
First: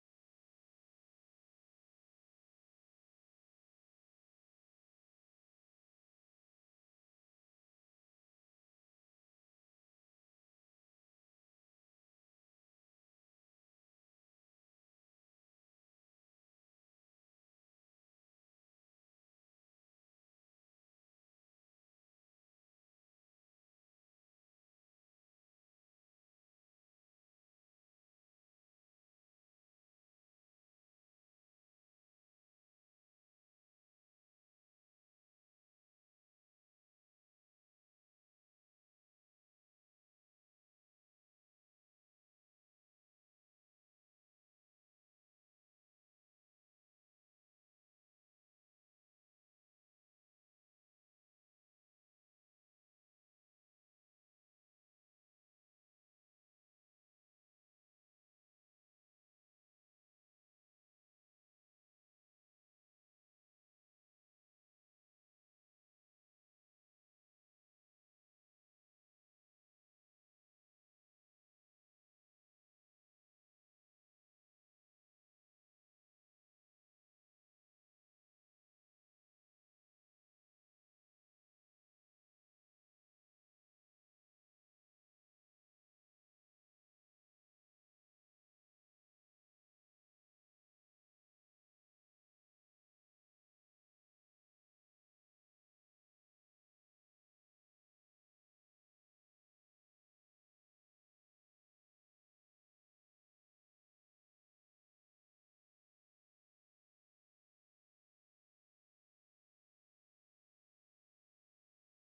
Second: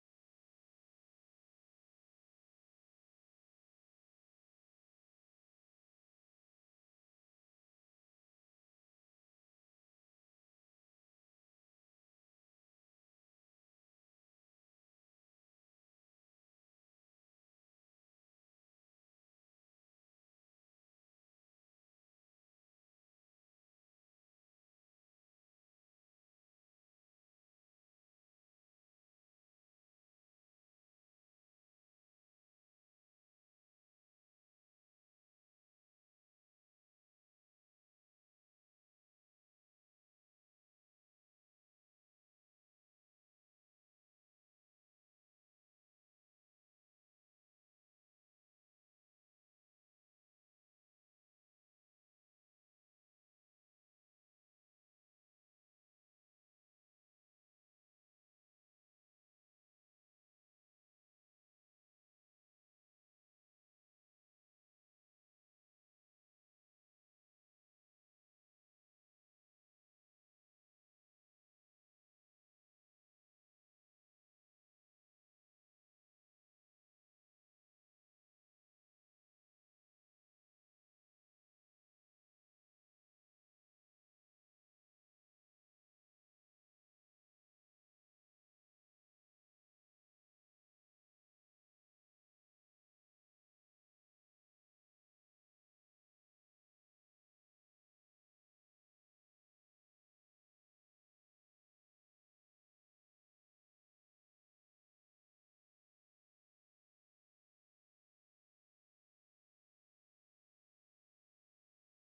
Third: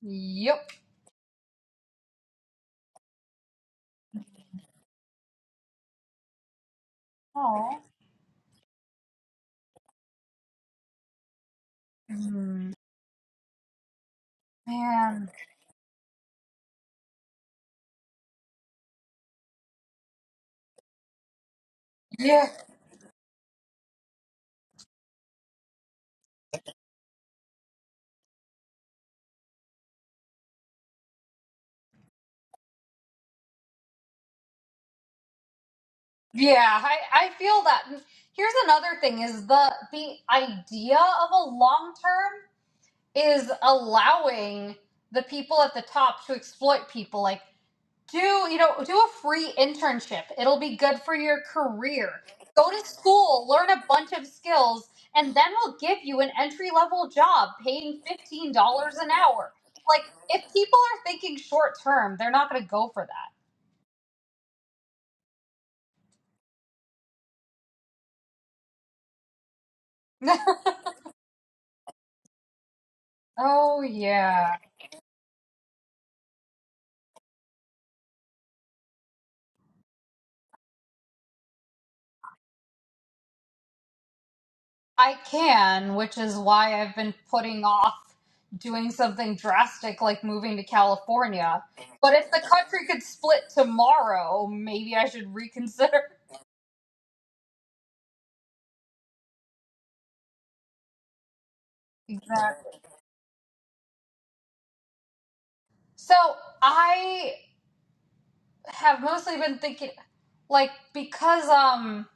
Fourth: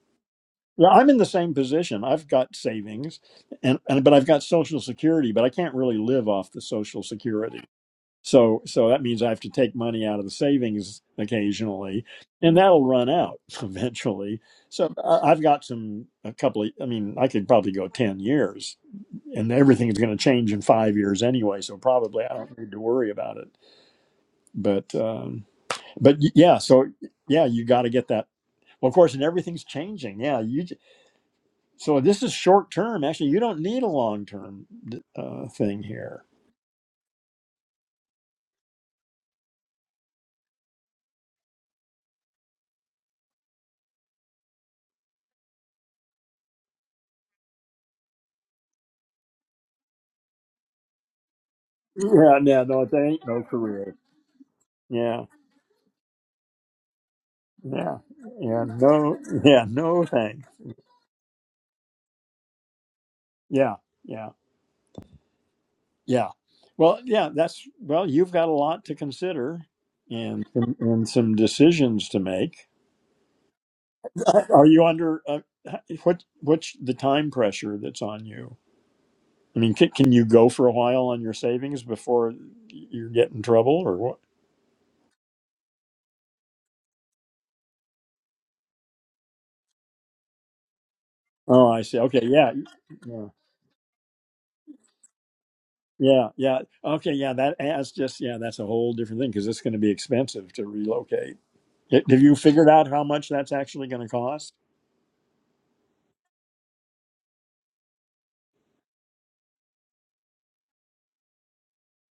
yep. Yeah, I'm in the same position. I've got savings and, and but I've got social security, but I can't really live off the social security. Oh So so that means I have to take money out of the savings occasionally, and man, that'll run out eventually. So I, I've got some a couple of I mean, I could probably go 10 years and everything is going to change in 5 years anyway, so probably I Yeah. don't need to worry about it. But um but y- yeah, so yeah, you got to get that well, of course, and everything's changing. Yeah, you. So this is short term. Actually, you don't need a long term uh, thing here. Yeah, I, I feel that. And Here's another thing is the the idea of a long term is allowing the people at the top to exploit people. Like do you know do a free internship. It'll be good for your career. Yeah, no, Go no, to it ain't no school, learn a career. bunch of skills, Yeah, and then we'll give you an entry level job yeah, paying fifteen yeah, dollars an no, hour. yeah, Like no thing. if people are thinking short term, they're not gonna go for Yeah, yeah, yeah. Well, yeah, that's well. You've got a lot to consider and that. and some decisions to make. oh yeah. Are you under uh, what? What's the time pressure that's on you? I mean, can, can you go for a while on your savings before you get in trouble, or what? I can, which is why I've been putting off doing something drastic like moving to California. Oh, I see. But Okay, if the yeah, country could yeah. split tomorrow, maybe I should reconsider. Yeah, yeah. Okay, yeah, that that's just yeah, that's a whole different thing because it's going to be expensive to relocate. Y- Have you figured Exactly. out how much that's actually going to cost? So I have mostly been thinking, like, because, um,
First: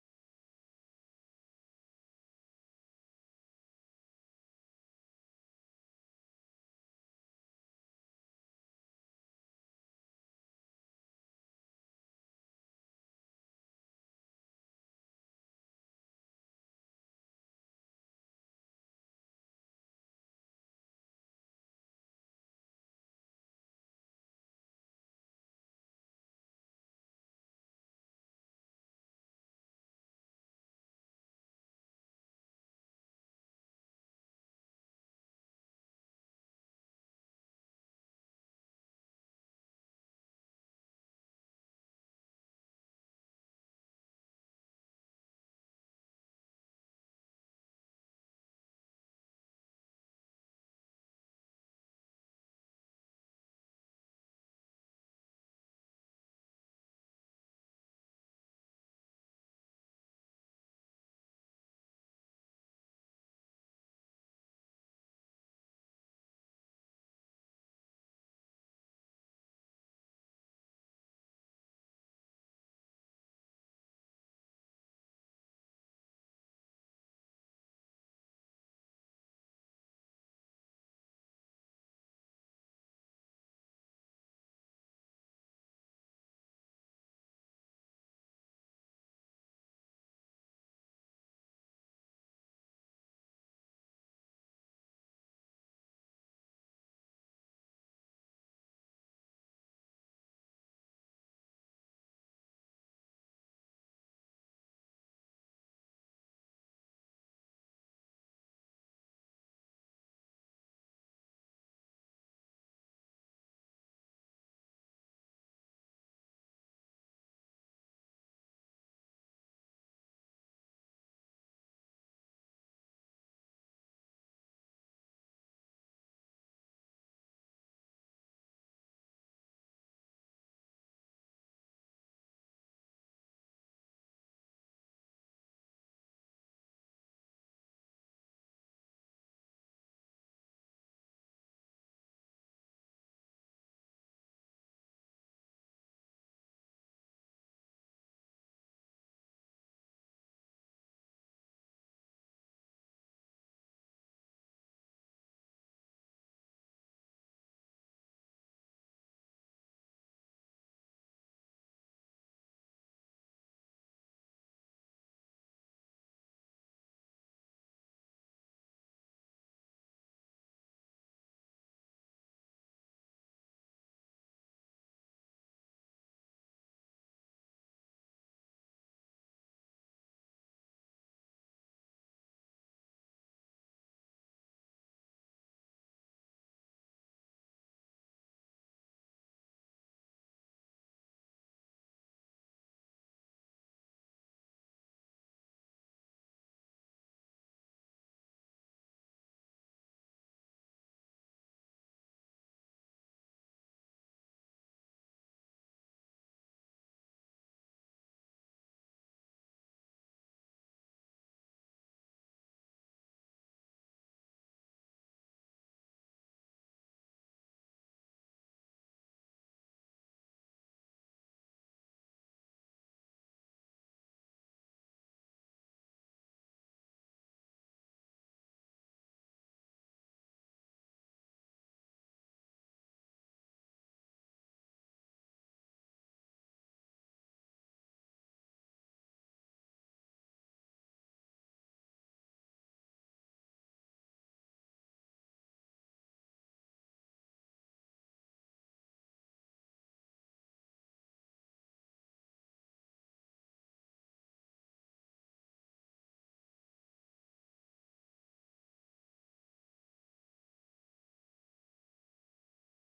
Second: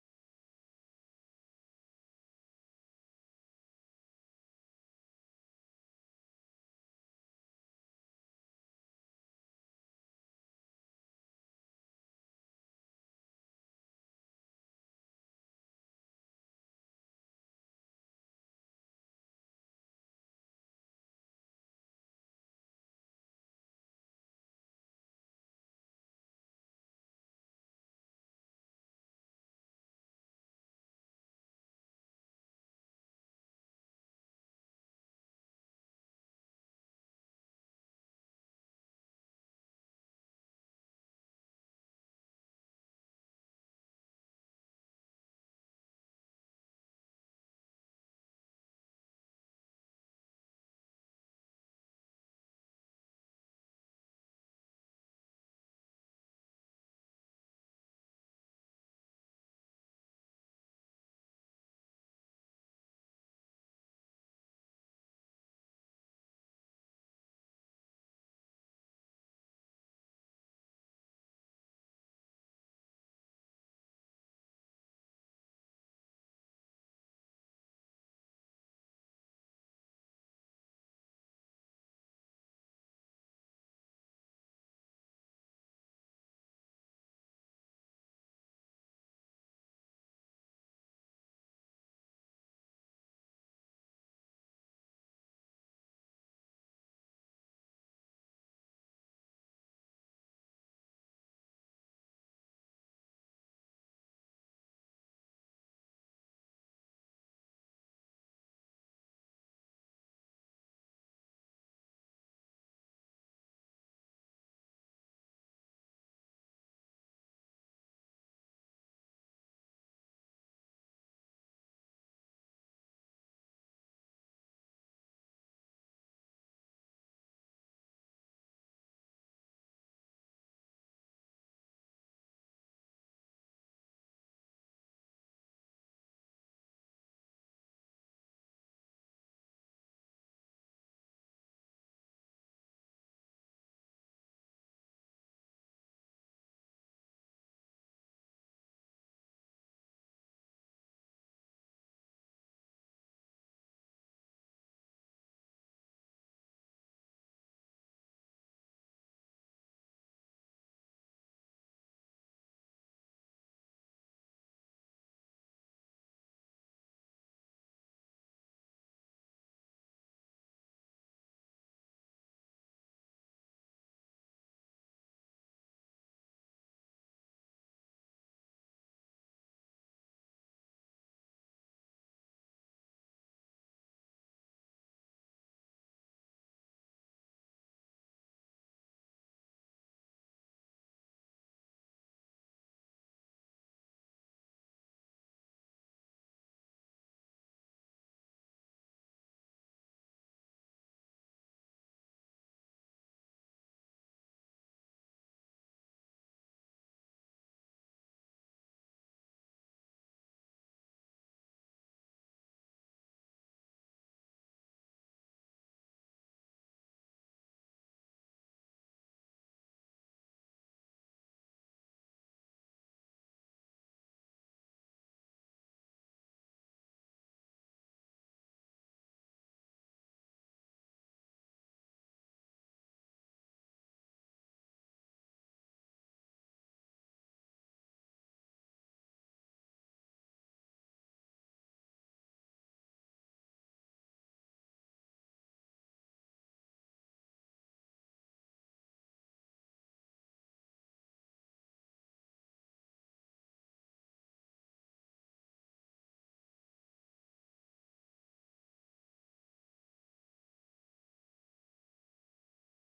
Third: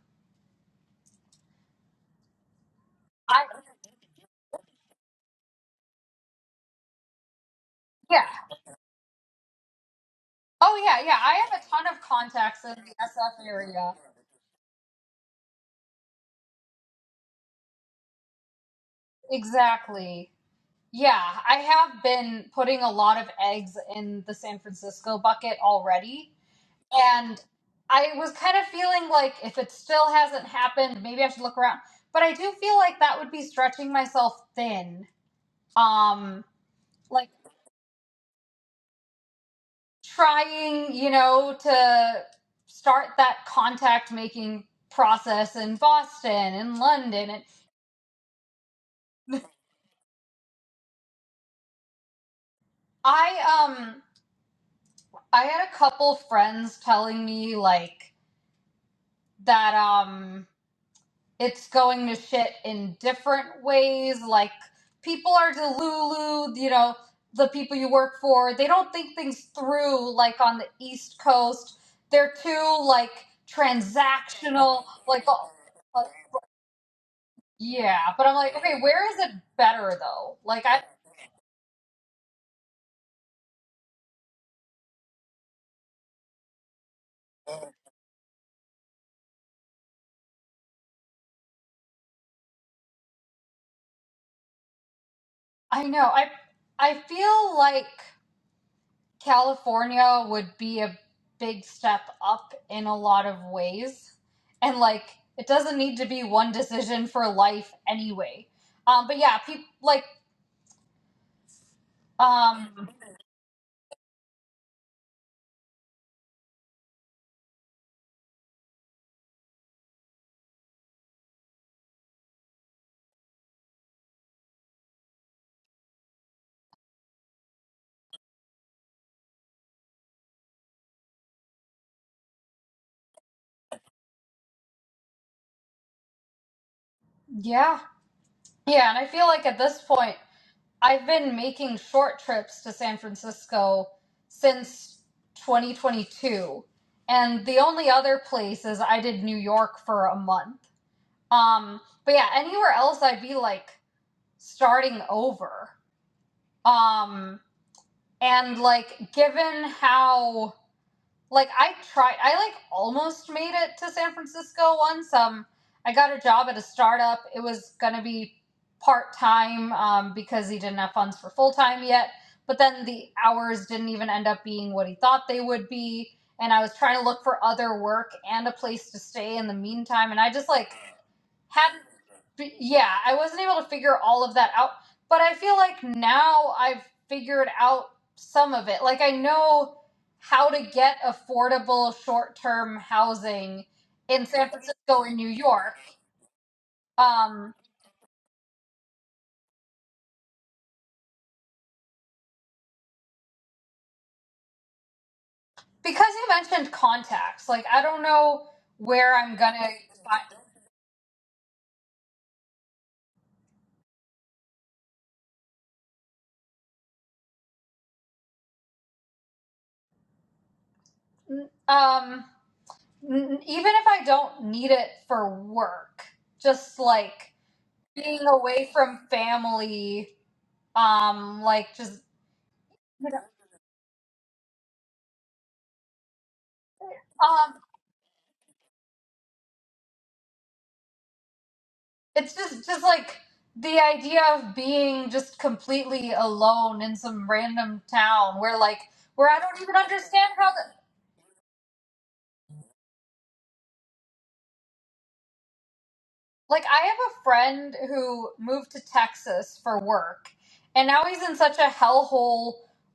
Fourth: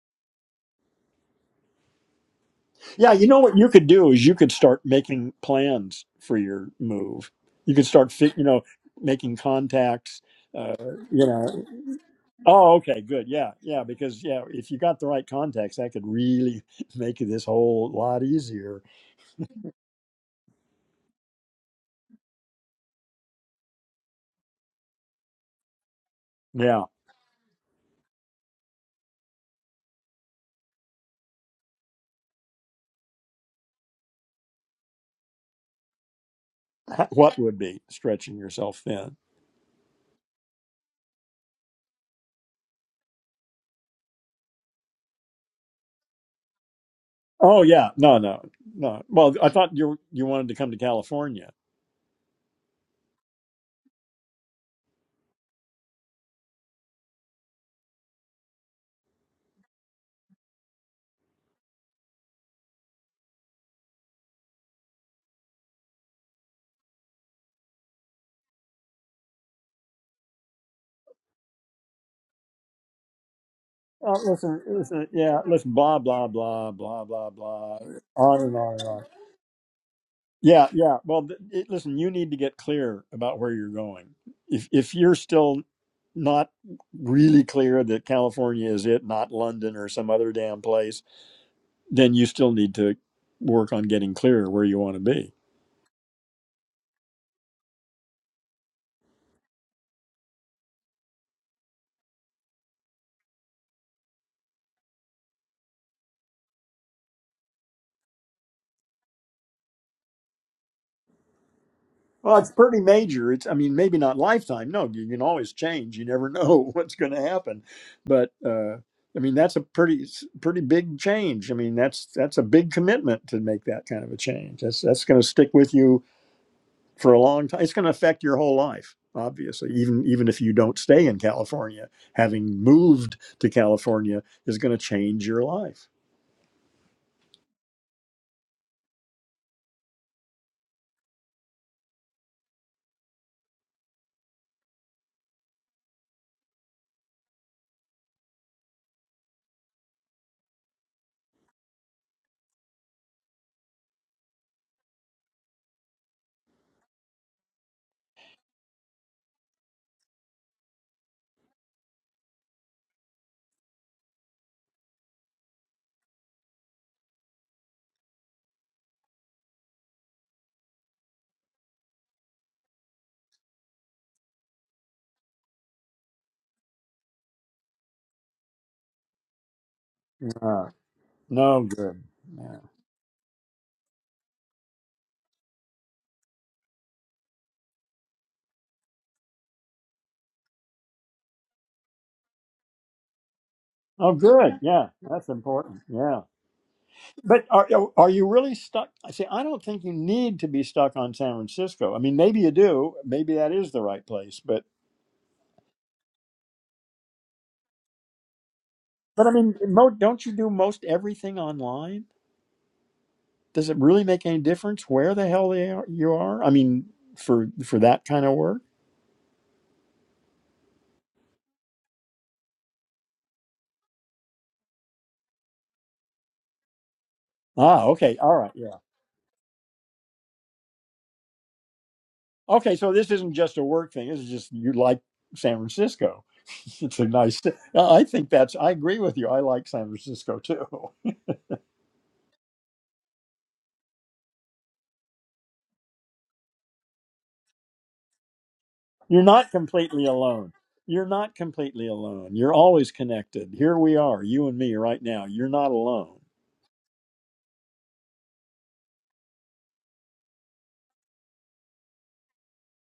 Yeah, you know I, what you could do is you could start making plans for your move. You could start, yeah. fi- you know, making contacts. Uh, Oh, yeah, yeah. you I have know, a ton of contacts in oh, the okay, good, SF yeah, yeah, area. because yeah, if you got the right contacts, that could really make this whole lot easier. Exactly. Yeah, I have been putting a lot of eggs in the San Francisco bucket already Yeah, and I was kind of feeling like if it still hasn't happened, maybe I should look around. But I do feel like that would be stretching myself thin. Um, like what would be stretching yourself thin? trying, you know, to start that contact making process in Boston and London. And Oh yeah, no, no, no. Well, I thought you you wanted to come to California. I um I had a couple friends telling me like that um it's going to shit in different ways. Like people are delulu, you know, the people you work for, they don't think things through like on the East Coast. They're too like Oh, listen, transactional, listen, like yeah, oh, listen, blah uh, blah blah blah blah blah, yeah, but I'm on like, and on okay, and on. where is it better though? Like Yeah, I yeah. Well, th- it, listen, you need to get clear about where you're going. If if you're still not really clear that California is it, not London or some other damn place, then you still need to work on getting clear where you want to be. I know. I I feel like California would be a big step up in a lot of ways. And like, it doesn't need to be one decision for life anyway. Um, but yeah, people like, Well, it's pretty um, major. It's, I mean, maybe not lifetime. No, you can always change. You never know what's going to happen. But uh, I mean, that's a pretty, s- pretty big change. I mean, that's that's a big commitment to make that kind of a change. That's that's going to stick with you for a long time. It's going to affect your whole life, obviously. Even even if you don't stay in California, having moved to California is going to change your life. yeah, yeah. And I feel like at this point, I've been making short trips to San Francisco since 2022. And the only other place is I did New York for a month. Um, but yeah, anywhere else, I'd be like starting over Um, and like, given how like I tried, I like almost made it to San Francisco once. Um, I got a job at a startup. It was gonna be part time um, because he didn't have funds for full time yet. But then the hours didn't even end up being what he thought they would be. And I was trying to look for other work and a place to stay in the meantime. And I just Ah, like no had good. Yeah. yeah, I wasn't able to figure all of that out, but I feel like now I've figured out some of it. Like I know how to get affordable short-term housing Oh, in San good. Yeah, Francisco and New that's York. important. Yeah. But Um, are are you really stuck? I say I don't think you need to be stuck on San Francisco. I mean, maybe you do. Maybe that is the right place. But because you mentioned contacts, like I don't know where but I I'm mean, gonna mo- don't you find. do most everything online? Does it really make any difference where the hell they are, you are? I mean, for for that kind of work. Um, n- even if I don't need it for work, just like Ah, okay, being all right, away yeah. from family, um, like just Okay, so this isn't just a work thing. This is just you like San Francisco. it's a nice. Um, I think that's. I agree with you. I like San Francisco too. it's just just like the idea of being just completely alone in some random town where like You're where I not don't even completely understand how alone. the, You're not completely alone. You're always connected. Here we are, you and me right now. You're not alone. like I have a friend who moved to Texas for work and now he's in such a hellhole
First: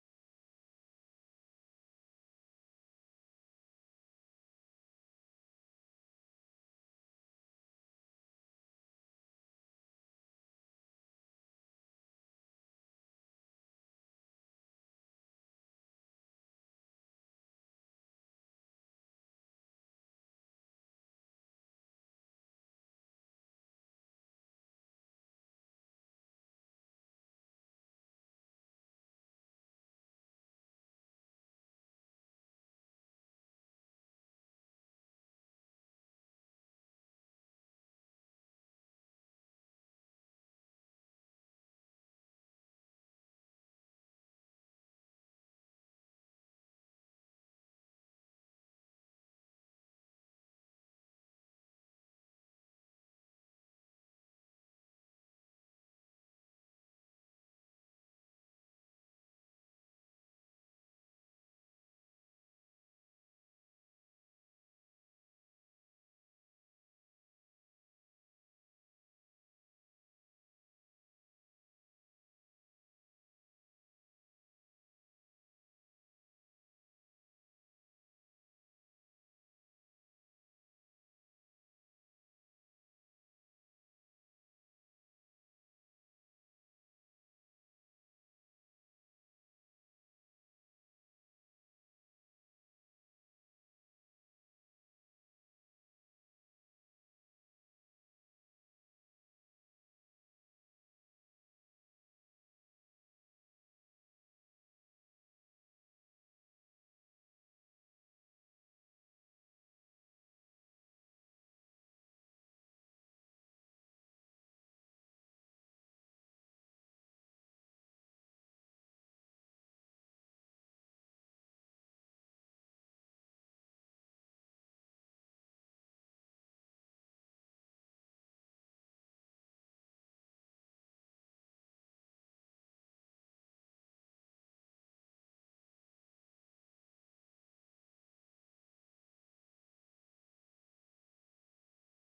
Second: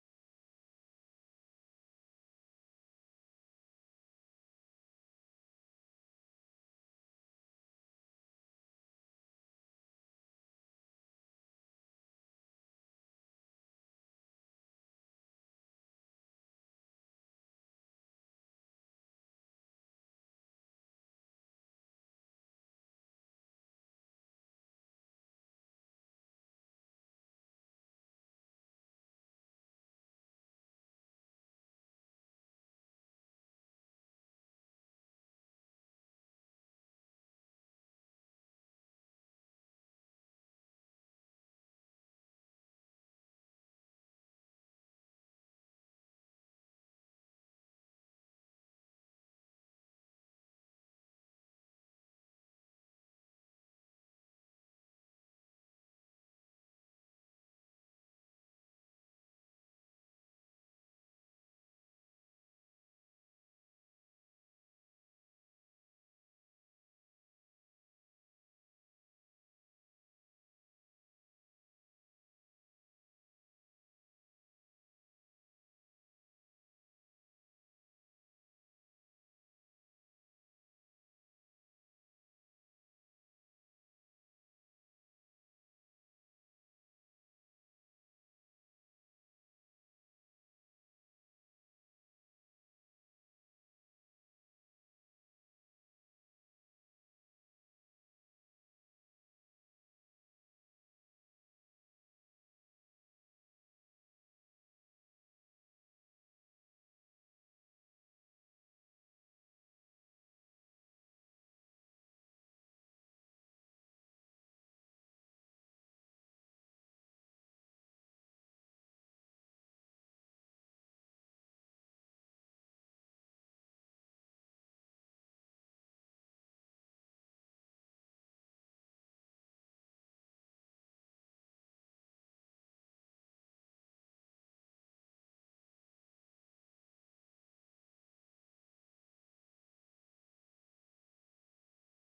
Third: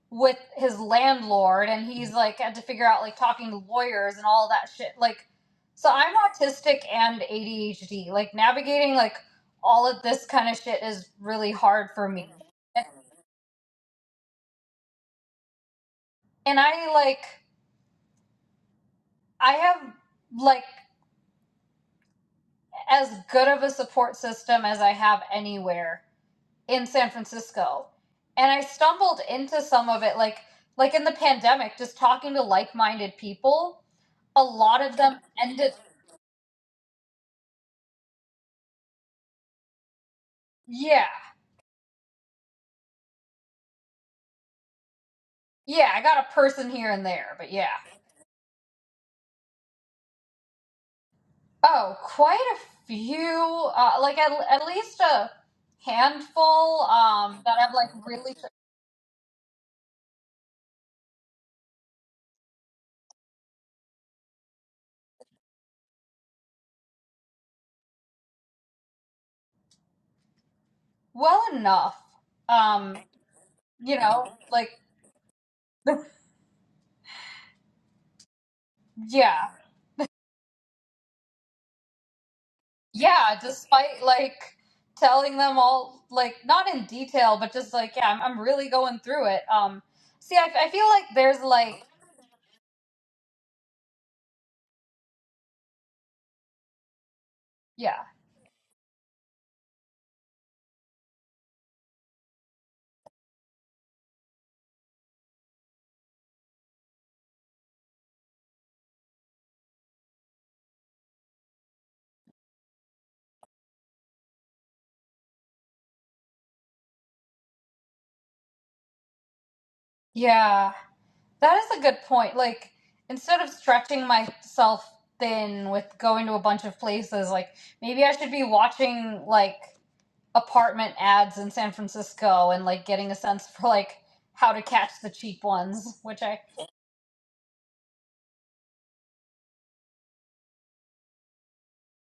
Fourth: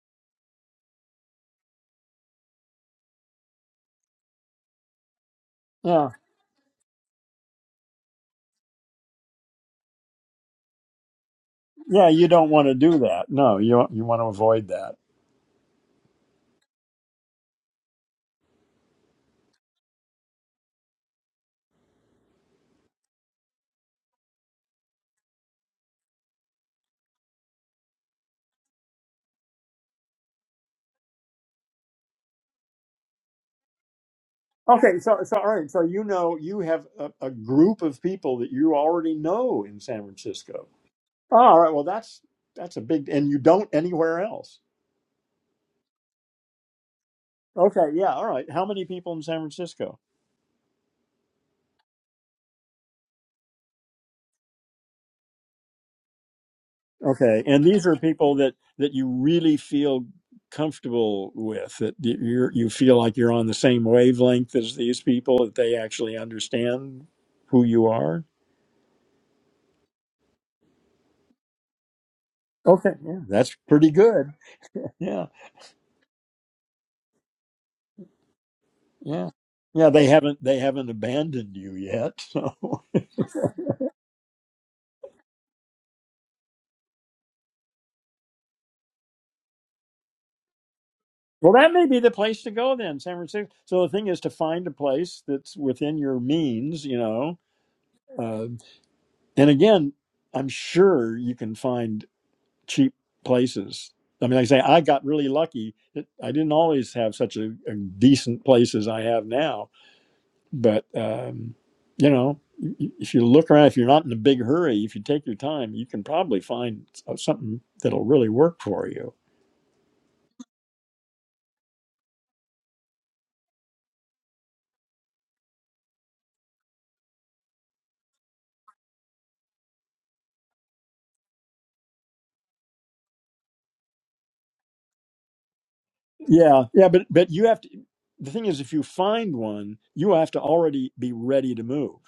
with his landlord and he's like had to figure out like talking to lawyers and all that shit like so Yeah. I'm autistic and ADHD like navigating like all of this kind of shit is really hard Yeah, for you me don't want to do that. No, you you want to avoid that. and I like I have like as good of a support system as I have anywhere in San Francisco. And I stumbled into some of it like like in the pandemic just talking to like-minded people, a lot of Okay, so them so all right, ended so you know you have a, a group of people that you already know in San Francisco. yeah. Oh, all right, well that's that's a big and you don't anywhere else. Yeah, I got a person here and there, but yeah. Okay, yeah, all right. How many people in San Francisco? Oh, quite a few uh, like at, at least a handful um Okay, that and I've these like are people really that that you really feel comfortable with that you you're- you feel like you're on the same wavelength as these people that they actually understand who you are. well enough Okay, um yeah, that's pretty you know good. like Yeah, yeah, yeah yeah. They haven't they haven't abandoned you yet. So, well, Yeah, despite like telling them all, like not in detail, but just like yeah, I'm, I'm really going through it. Um, see, I, I feel like there's that like may be the place to go then, San Francisco. So the thing is to find a place that's within your means, you know. yeah, Uh, and again, I'm sure you can find cheap places. I mean, like I say I got really lucky. That I didn't always have such a, a decent place as I have now. But um, you know, if you look around, if you're not in a big hurry, if you take your time, you can probably find something that'll really work for you. yeah, that is a good point. Like instead of stretching myself thin with going to a bunch of places, like maybe I should be watching like apartment ads in San Francisco and like getting a sense for like how to catch the cheap ones, which I Yeah, yeah. But but you have to. The thing is, if you find one, you have to already be ready to move.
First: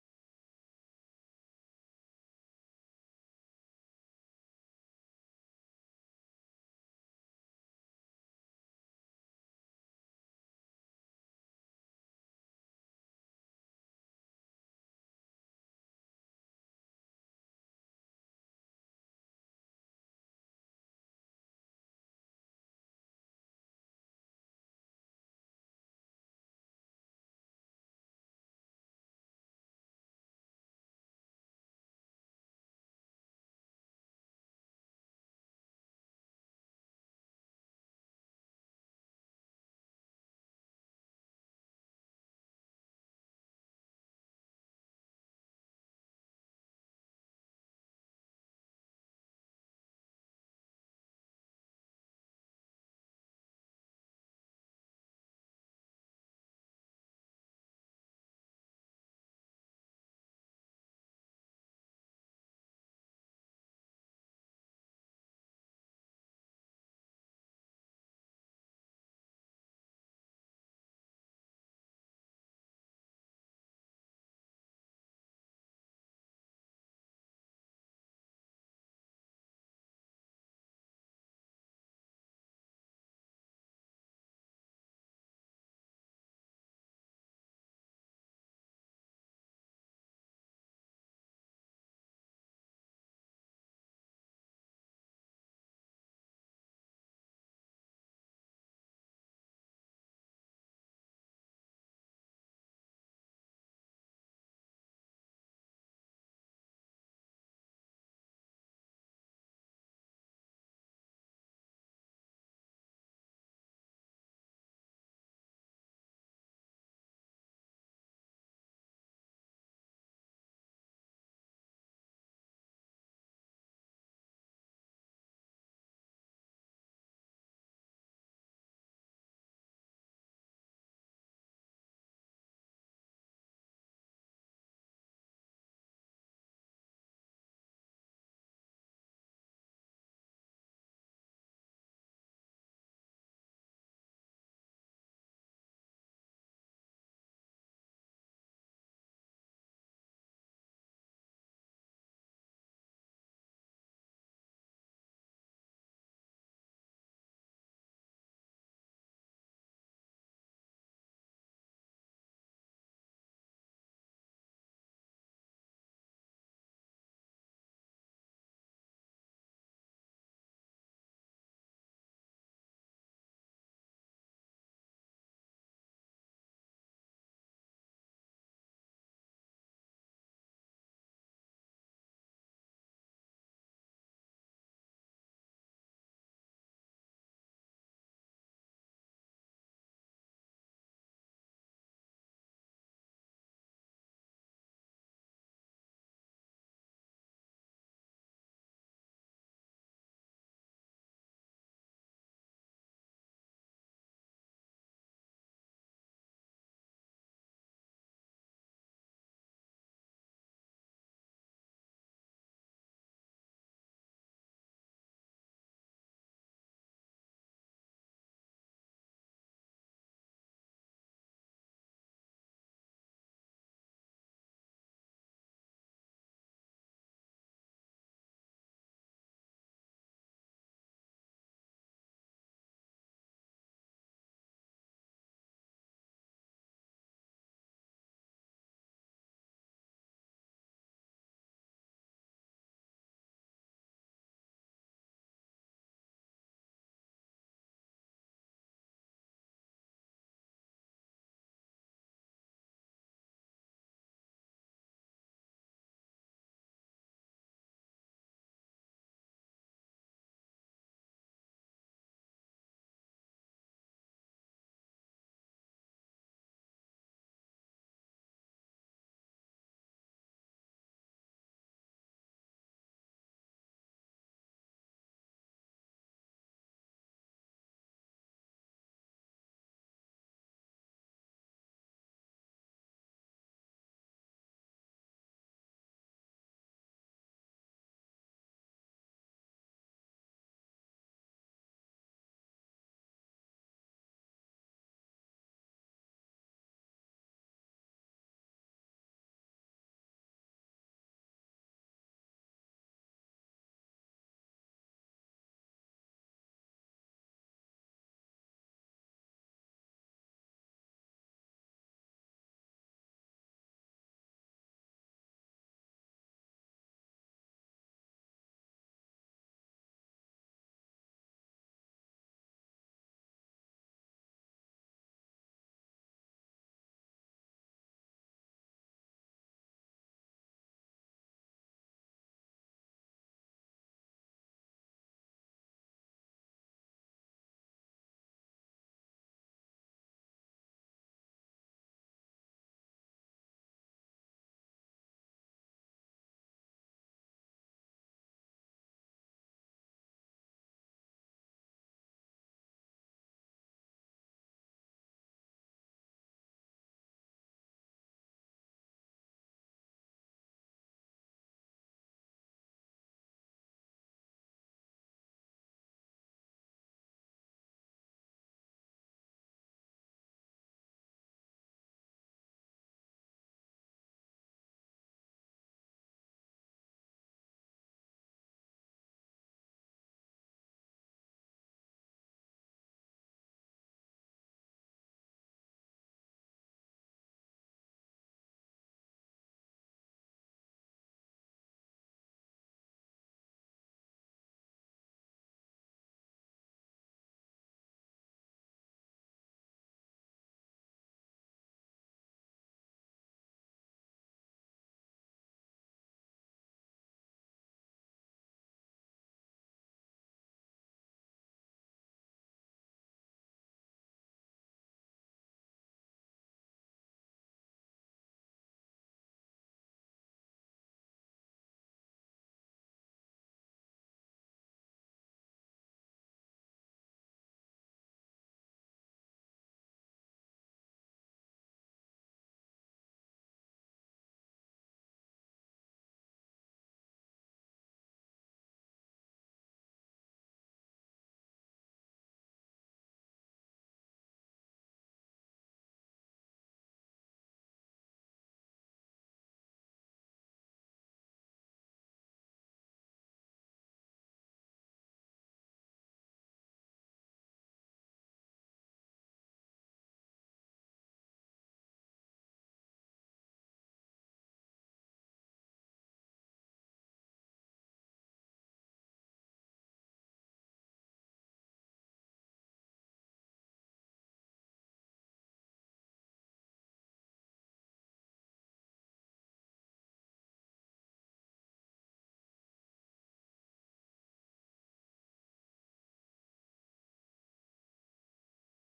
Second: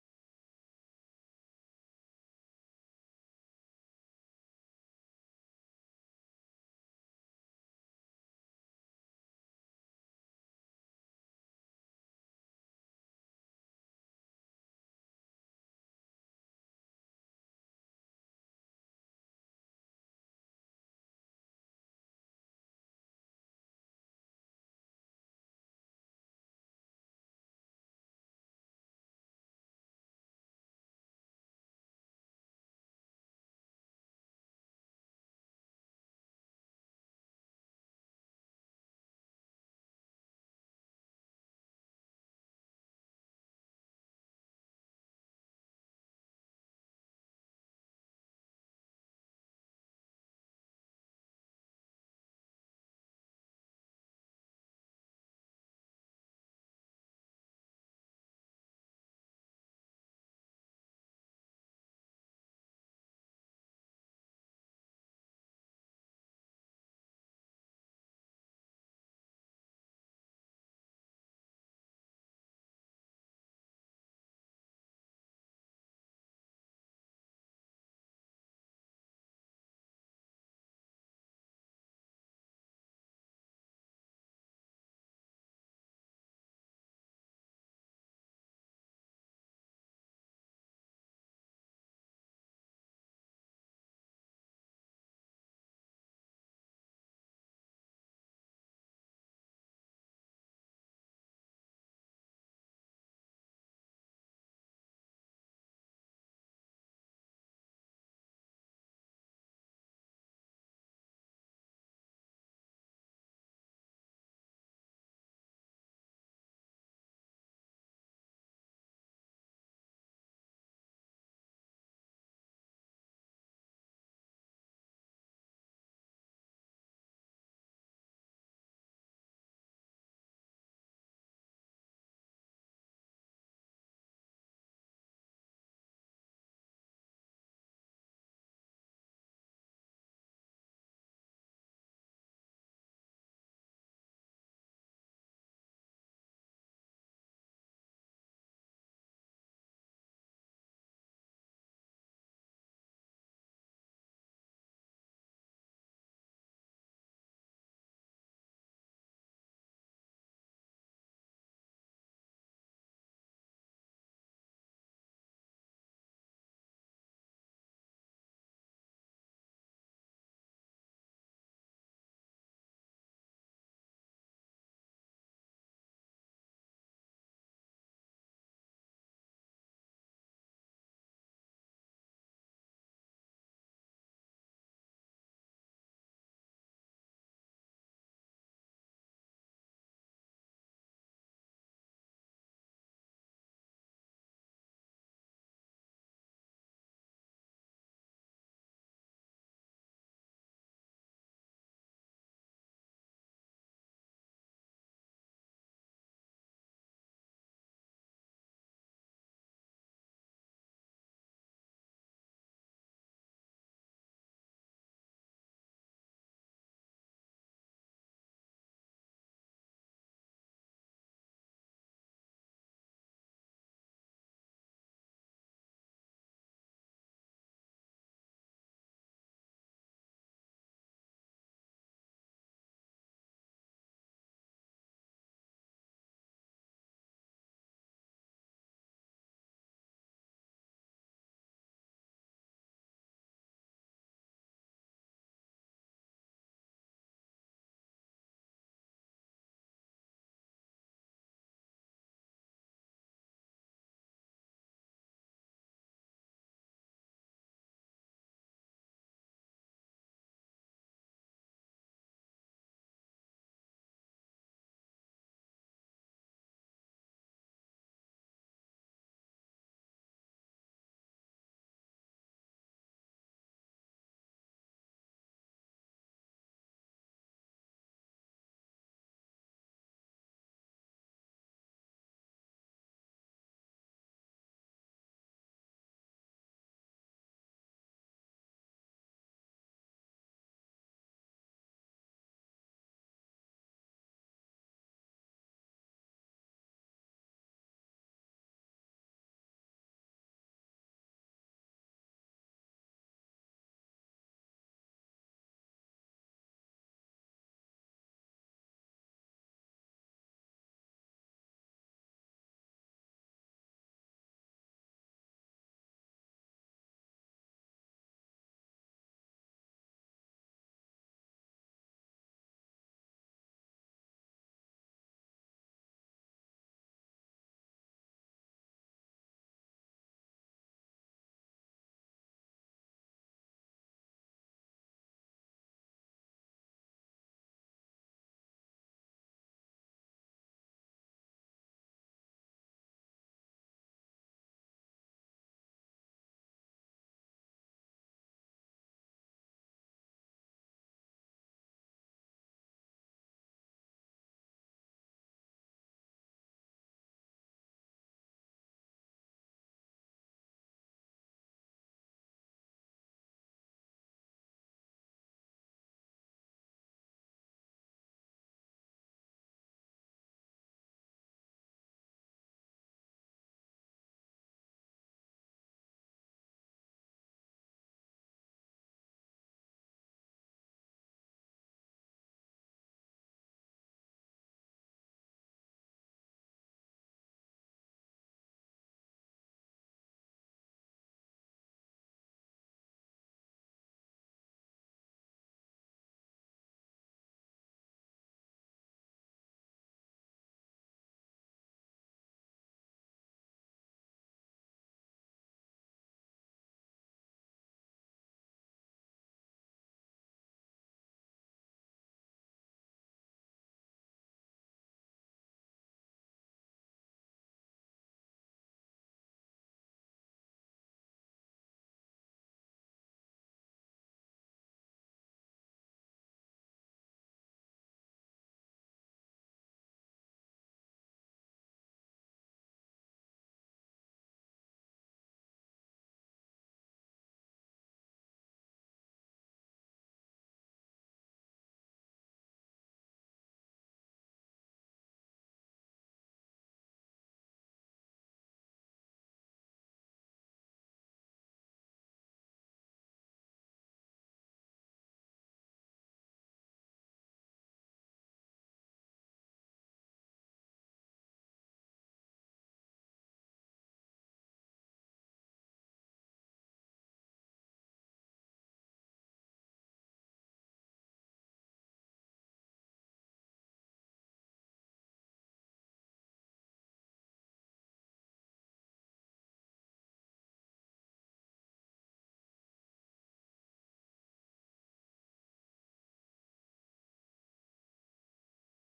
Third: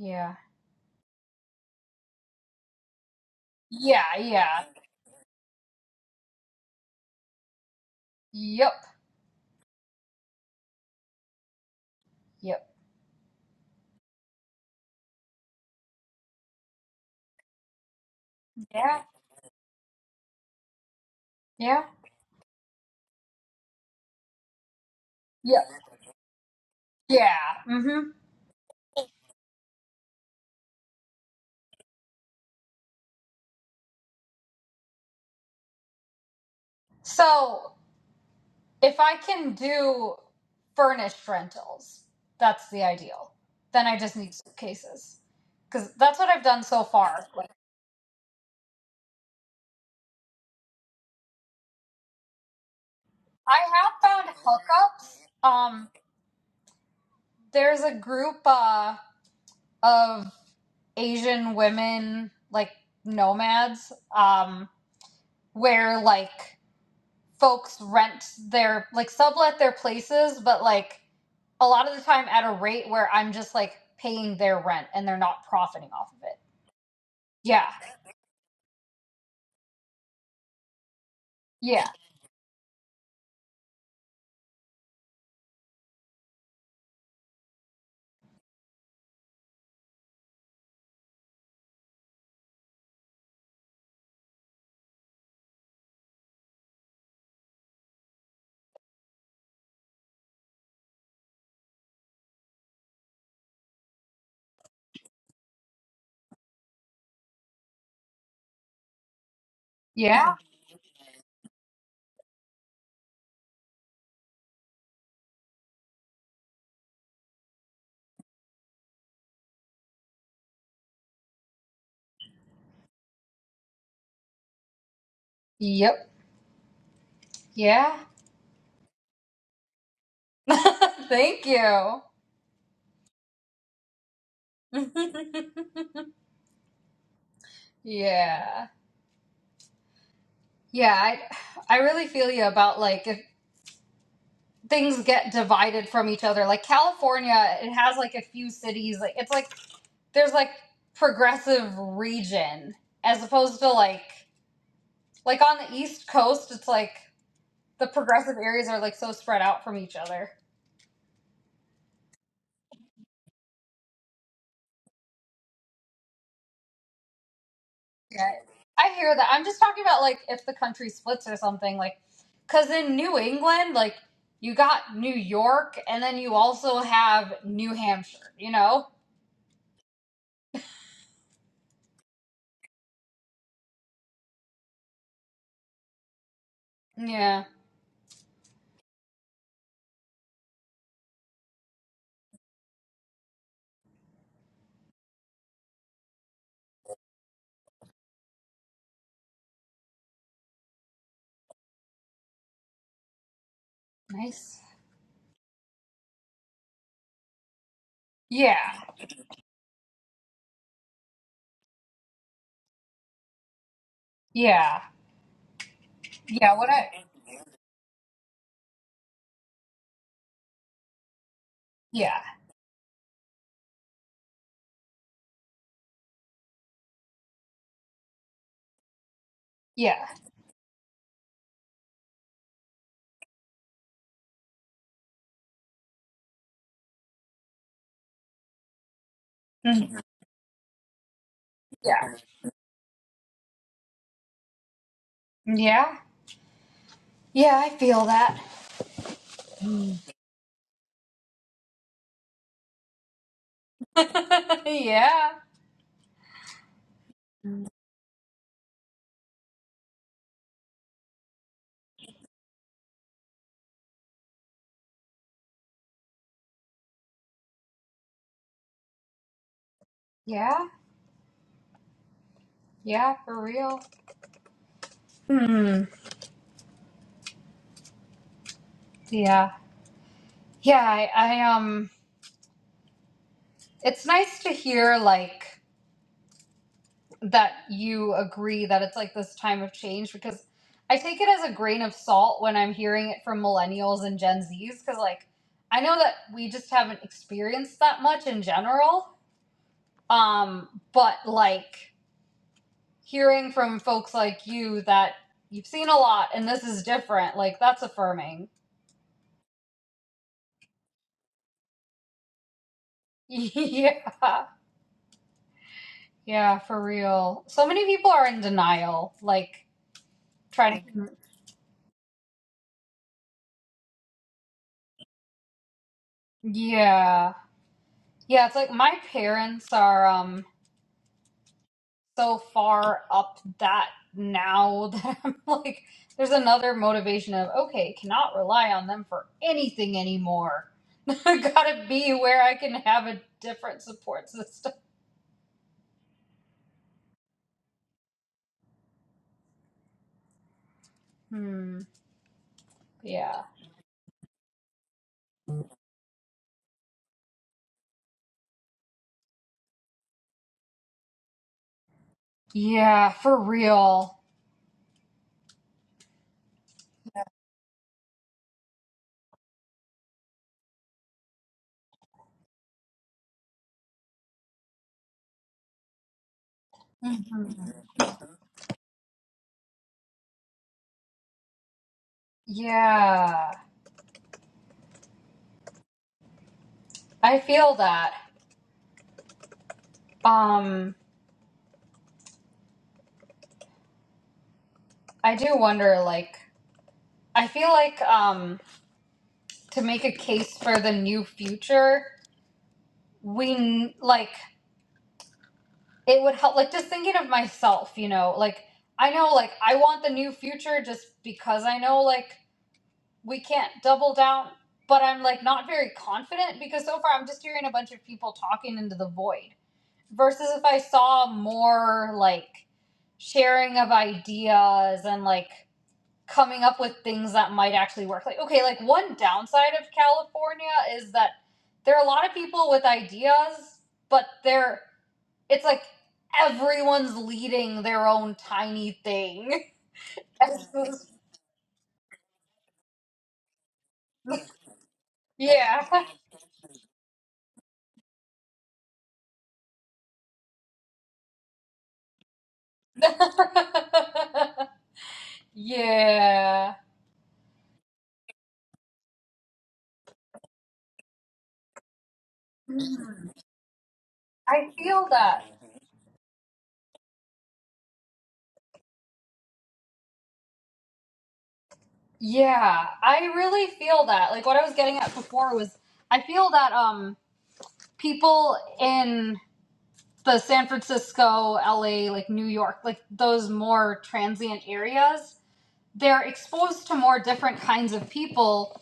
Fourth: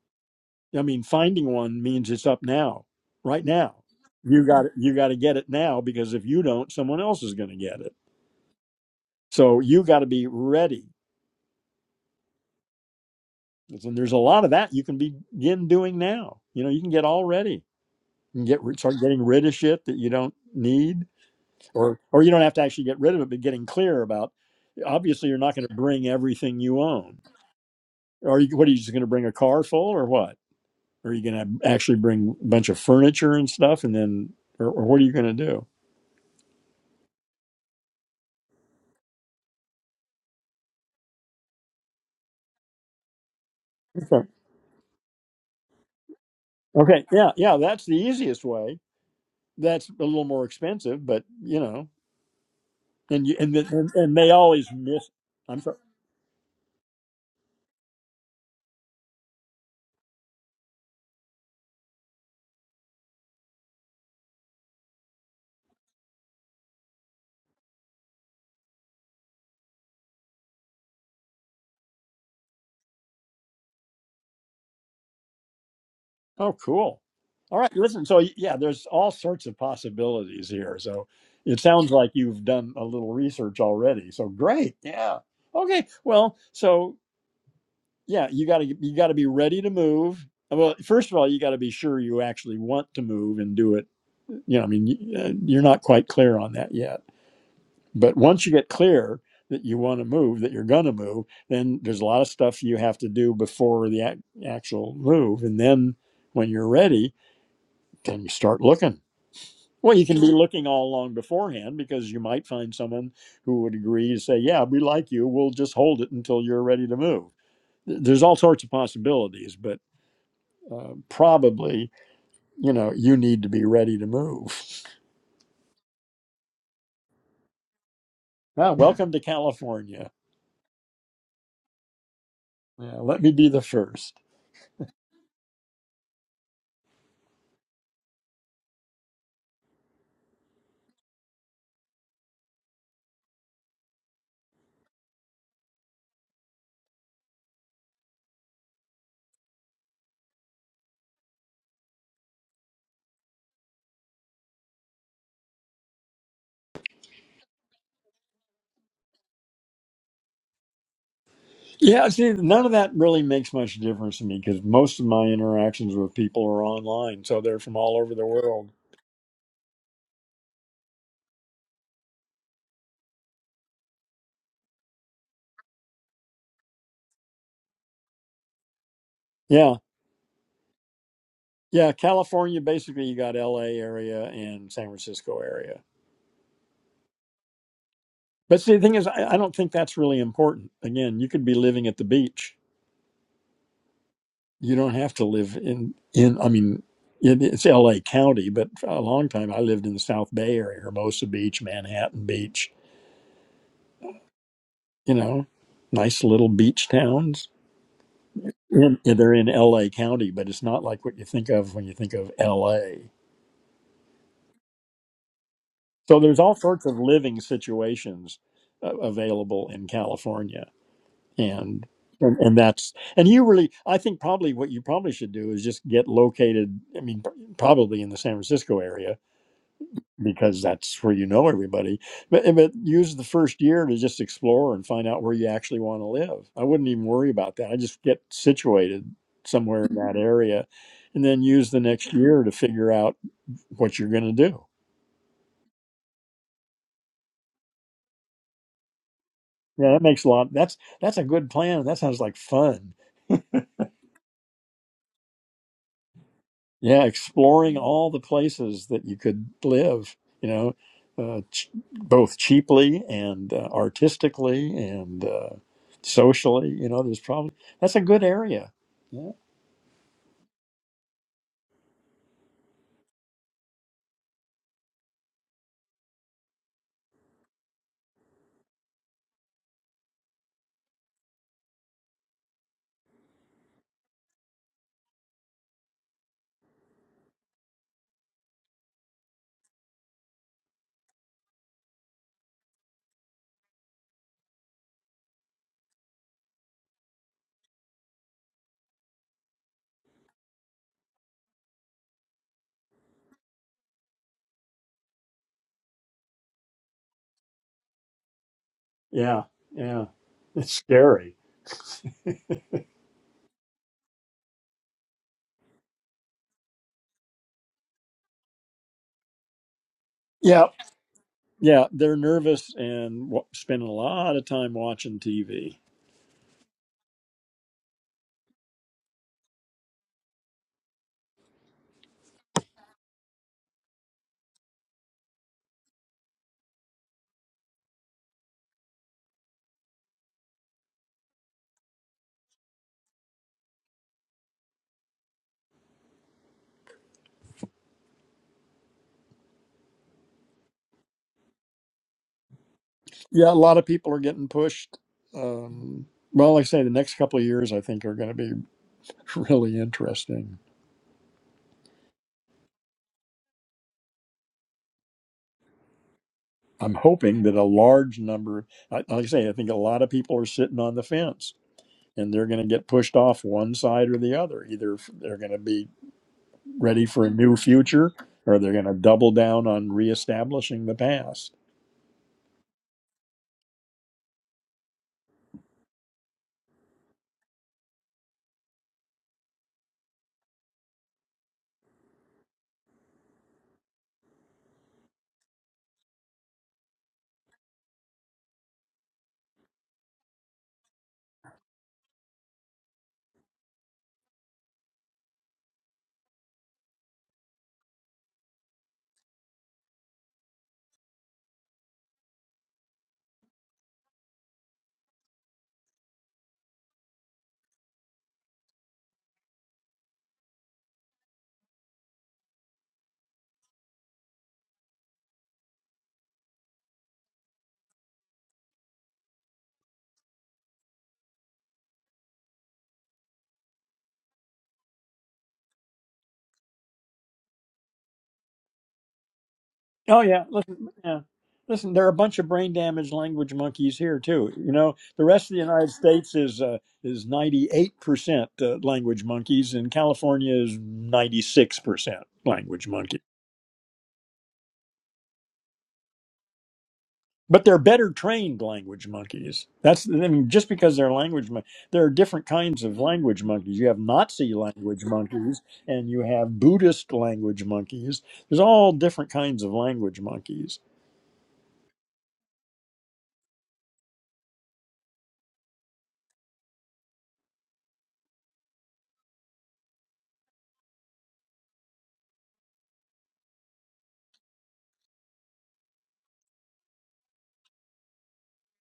yeah, I mean, finding one means it's up now, right now. yeah, You yeah, got you got to get it now because if you don't, someone else is going to get it. yep, So you got to be ready. yep, And there's a lot of that you can begin doing now. You know, you can get all ready. You can get start yeah, getting rid of shit that you don't need, yeah. or or you don't have to actually get rid of it, but getting clear about. Obviously, you're not Yeah. going to bring everything you own. Yeah. hmm Are you? What are you just going to bring a car full, or what? Are you going to actually bring a bunch of furniture and stuff, and then, or, or what are you going to do? So if I can do furnished rentals, that's the ideal. Then I just Okay. need suitcases because that's what I've done so okay, far. yeah, Like, yeah, that's the easiest way. That's a little more expensive, but you know, and you and, I the, and and have they found always miss. hookups. I'm sorry. Um, there's a group uh, of Asian women, like nomads, um, where like folks rent their like sublet their places, but like a lot of the time at a rate where I'm just like paying their rent and they're not profiting off of it. Oh, cool. All Yeah. right, listen. So yeah, there's all sorts of possibilities here. So it Yeah. sounds like you've done a little research already. So great. Yeah. Okay. Well, so yeah, you got to you got to be ready to move. Well, first of all, you got to be sure you actually want to move and do it. You know, I mean, y- uh, you're not quite clear on that yet But once you get clear that you want to move, that you're going to move, then there's a lot of stuff you have to do before the ac- actual move. And then when you're ready, then you start looking. Well, you can be Yeah. looking all along beforehand because you might find someone who would agree to say, Yeah, we like you. We'll just hold it until you're ready to move. Th- There's all sorts of possibilities, but uh, probably, you know, you need to be ready to move. Yep. Yeah. Ah, welcome to California. Thank you. Yeah, let me be the first. yeah. Yeah, I I really feel you about like if things get divided from each other. Like California, it has like a few cities. Like it's like there's like progressive region as opposed to like like on the east coast, it's like the progressive areas are like so spread out from each other. Yeah, see, none of that really makes much difference to me because most of my interactions with people are online, so they're from all over Yeah, the world. I hear that. I'm just talking about like if the country splits or something, like because in New England, like you got New York, and then you also have New Hampshire. You know? Yeah, yeah, California. Basically, you got L.A. area and San Francisco area. Yeah. But see, the thing is, I, I don't think that's really important. Again, you could be living at the beach. You don't have to live in in. I mean, it, it's L.A. County, but for a long time I lived in the South Bay area, Hermosa Beach, Manhattan Beach. Nice. You know, nice little beach towns Yeah. in, they're in LA County, but it's not like what you think of when you think of LA. Yeah. So there's all Yeah. What sorts of I? living situations uh, available in California, and, Yeah. and and that's and you really I think probably what you probably should do is just get located. I mean, pr- probably in the San Francisco area, Yeah. because that's where you know everybody. But, eh, but use the first year to just explore and find out where you actually want to live. I wouldn't even worry about that. I just get situated somewhere in Mhm. that area and then use the next Yeah. year to figure out what you're going to do. Yeah. Yeah. I feel that. Yeah, that makes a lot. That's that's a good plan. That sounds like fun. yeah. yeah exploring all the places that you could live you know uh, ch- both cheaply and uh, artistically and uh, socially you know there's probably that's a good area yeah Yeah. Yeah. For real. Hmm. Yeah. Yeah. I, I um. It's nice to hear like. that you agree that it's like this time of change because I take it as a grain of salt when I'm hearing it from millennials and Gen Zs because like I know that we just haven't experienced that much in general. Um, but like hearing from folks like you that you've seen a lot and this is different, like that's affirming. yeah yeah it's scary yeah. Yeah, for real. So many people are in denial, like yeah trying to yeah they're nervous and w- spending a lot of time watching tv Yeah. Yeah, it's like my parents are um so far up that now that I'm like, there's another motivation of, okay, cannot rely on them for anything anymore. I gotta be where I can have a different support system. Hmm. Yeah. yeah a lot of people are getting pushed um, well like i say the next couple of years i think are going to be really interesting Yeah, for real. I'm hoping that a large number, I- like I say, I think a lot of people are sitting on the fence and they're going to get pushed off one side or the other. Either f- they're going to be ready for a new Mhm. future or they're going to double down on reestablishing the past. Yeah. I feel that. Um, I do wonder, like, I feel like, um, to make a case for the new future, we, n- like, it would help like just thinking of myself you know like i know like i want the new future just because i know like we can't double down but i'm like not very confident because so far i'm just hearing a bunch of people talking into the void versus if i saw more like sharing of ideas and like coming up with things that might actually work like okay like one downside of california is that there are a lot of people with ideas but they're it's like everyone's leading their own tiny thing. Oh, yeah. Listen, yeah. Listen, there are a bunch of brain damaged language monkeys here too. You know, the rest of the United yeah. States is uh, is ninety eight percent language monkeys, and California is ninety six percent language monkeys. yeah. but they're better trained language monkeys. That's I mean, just because they're language mon- there are different kinds of language monkeys. You have Nazi I language feel that. monkeys, and you have Buddhist language monkeys. There's all different kinds of language monkeys. Yeah, I really feel that. Like what I was getting at before was I feel that um people in the San Francisco, LA, like New York, like those more transient areas, they're exposed to more different kinds of people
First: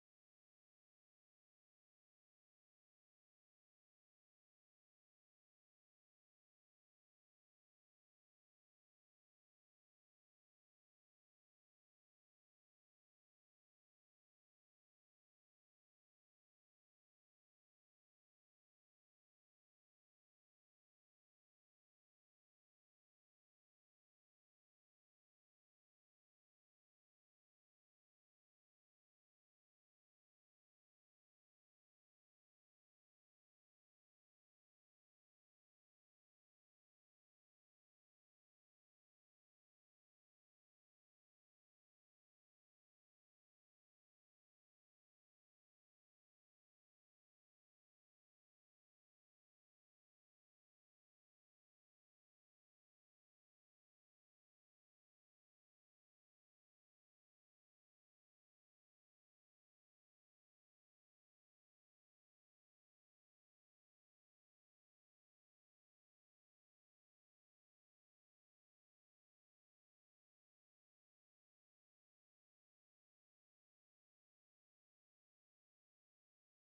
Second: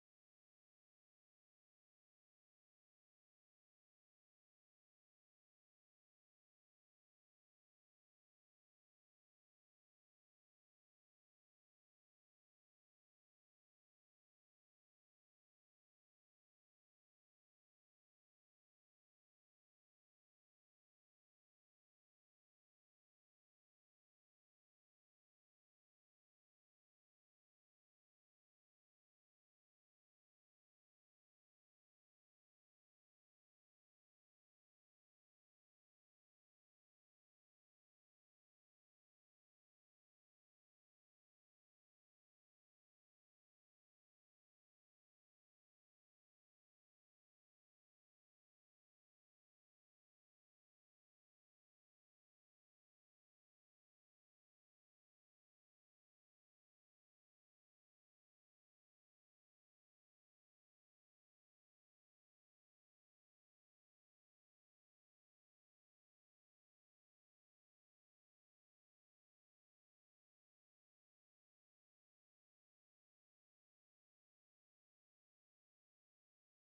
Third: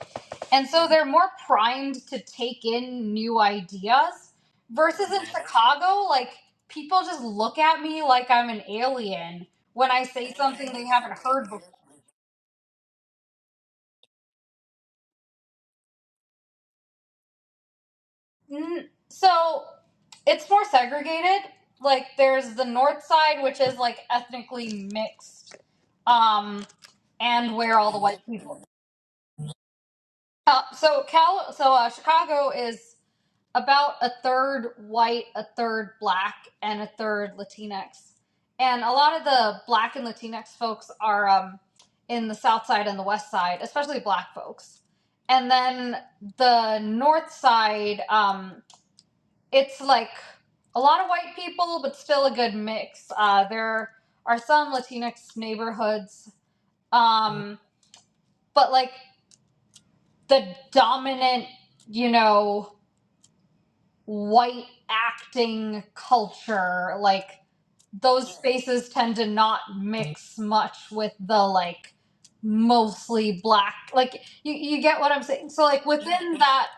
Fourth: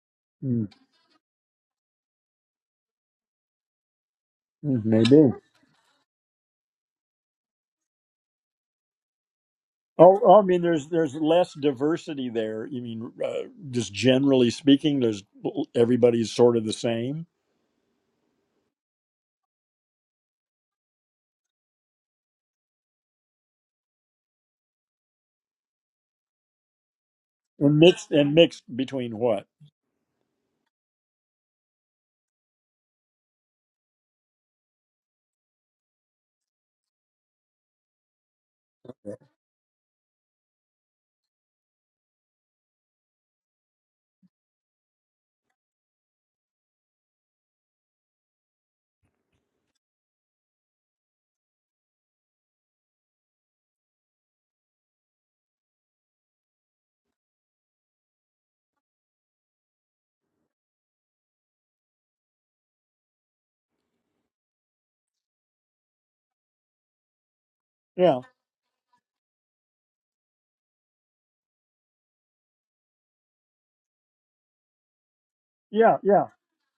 Mm, And so they're more primed to take in new ideas mm, versus in Maybe. Chicago, like people just look at me like I'm an alien when I Oh, say oh, I mean, something they there's there's haven't heard less before. diversity there. You mean, uh, just generally speaking, there's everybody's sort of the same N- So it's more segregated. Like there's the north side, which is like ethnically mixed, um, and and where all the mixed white and mixed people. between what? Uh, so Cal, so uh, Chicago is about a third white, a third black, and a third Latinx. And a lot of the black and Latinx folks are um, in the south side and the west side, especially black folks. And then the north side, um, it's like a lot of white people, but still a good mix. Uh, there are some Latinx neighborhoods, um, but like the dominant, you know, white acting culture like Yeah, those spaces tend to not mix much with the like mostly black like you, you get what i'm saying so like yeah, yeah. within that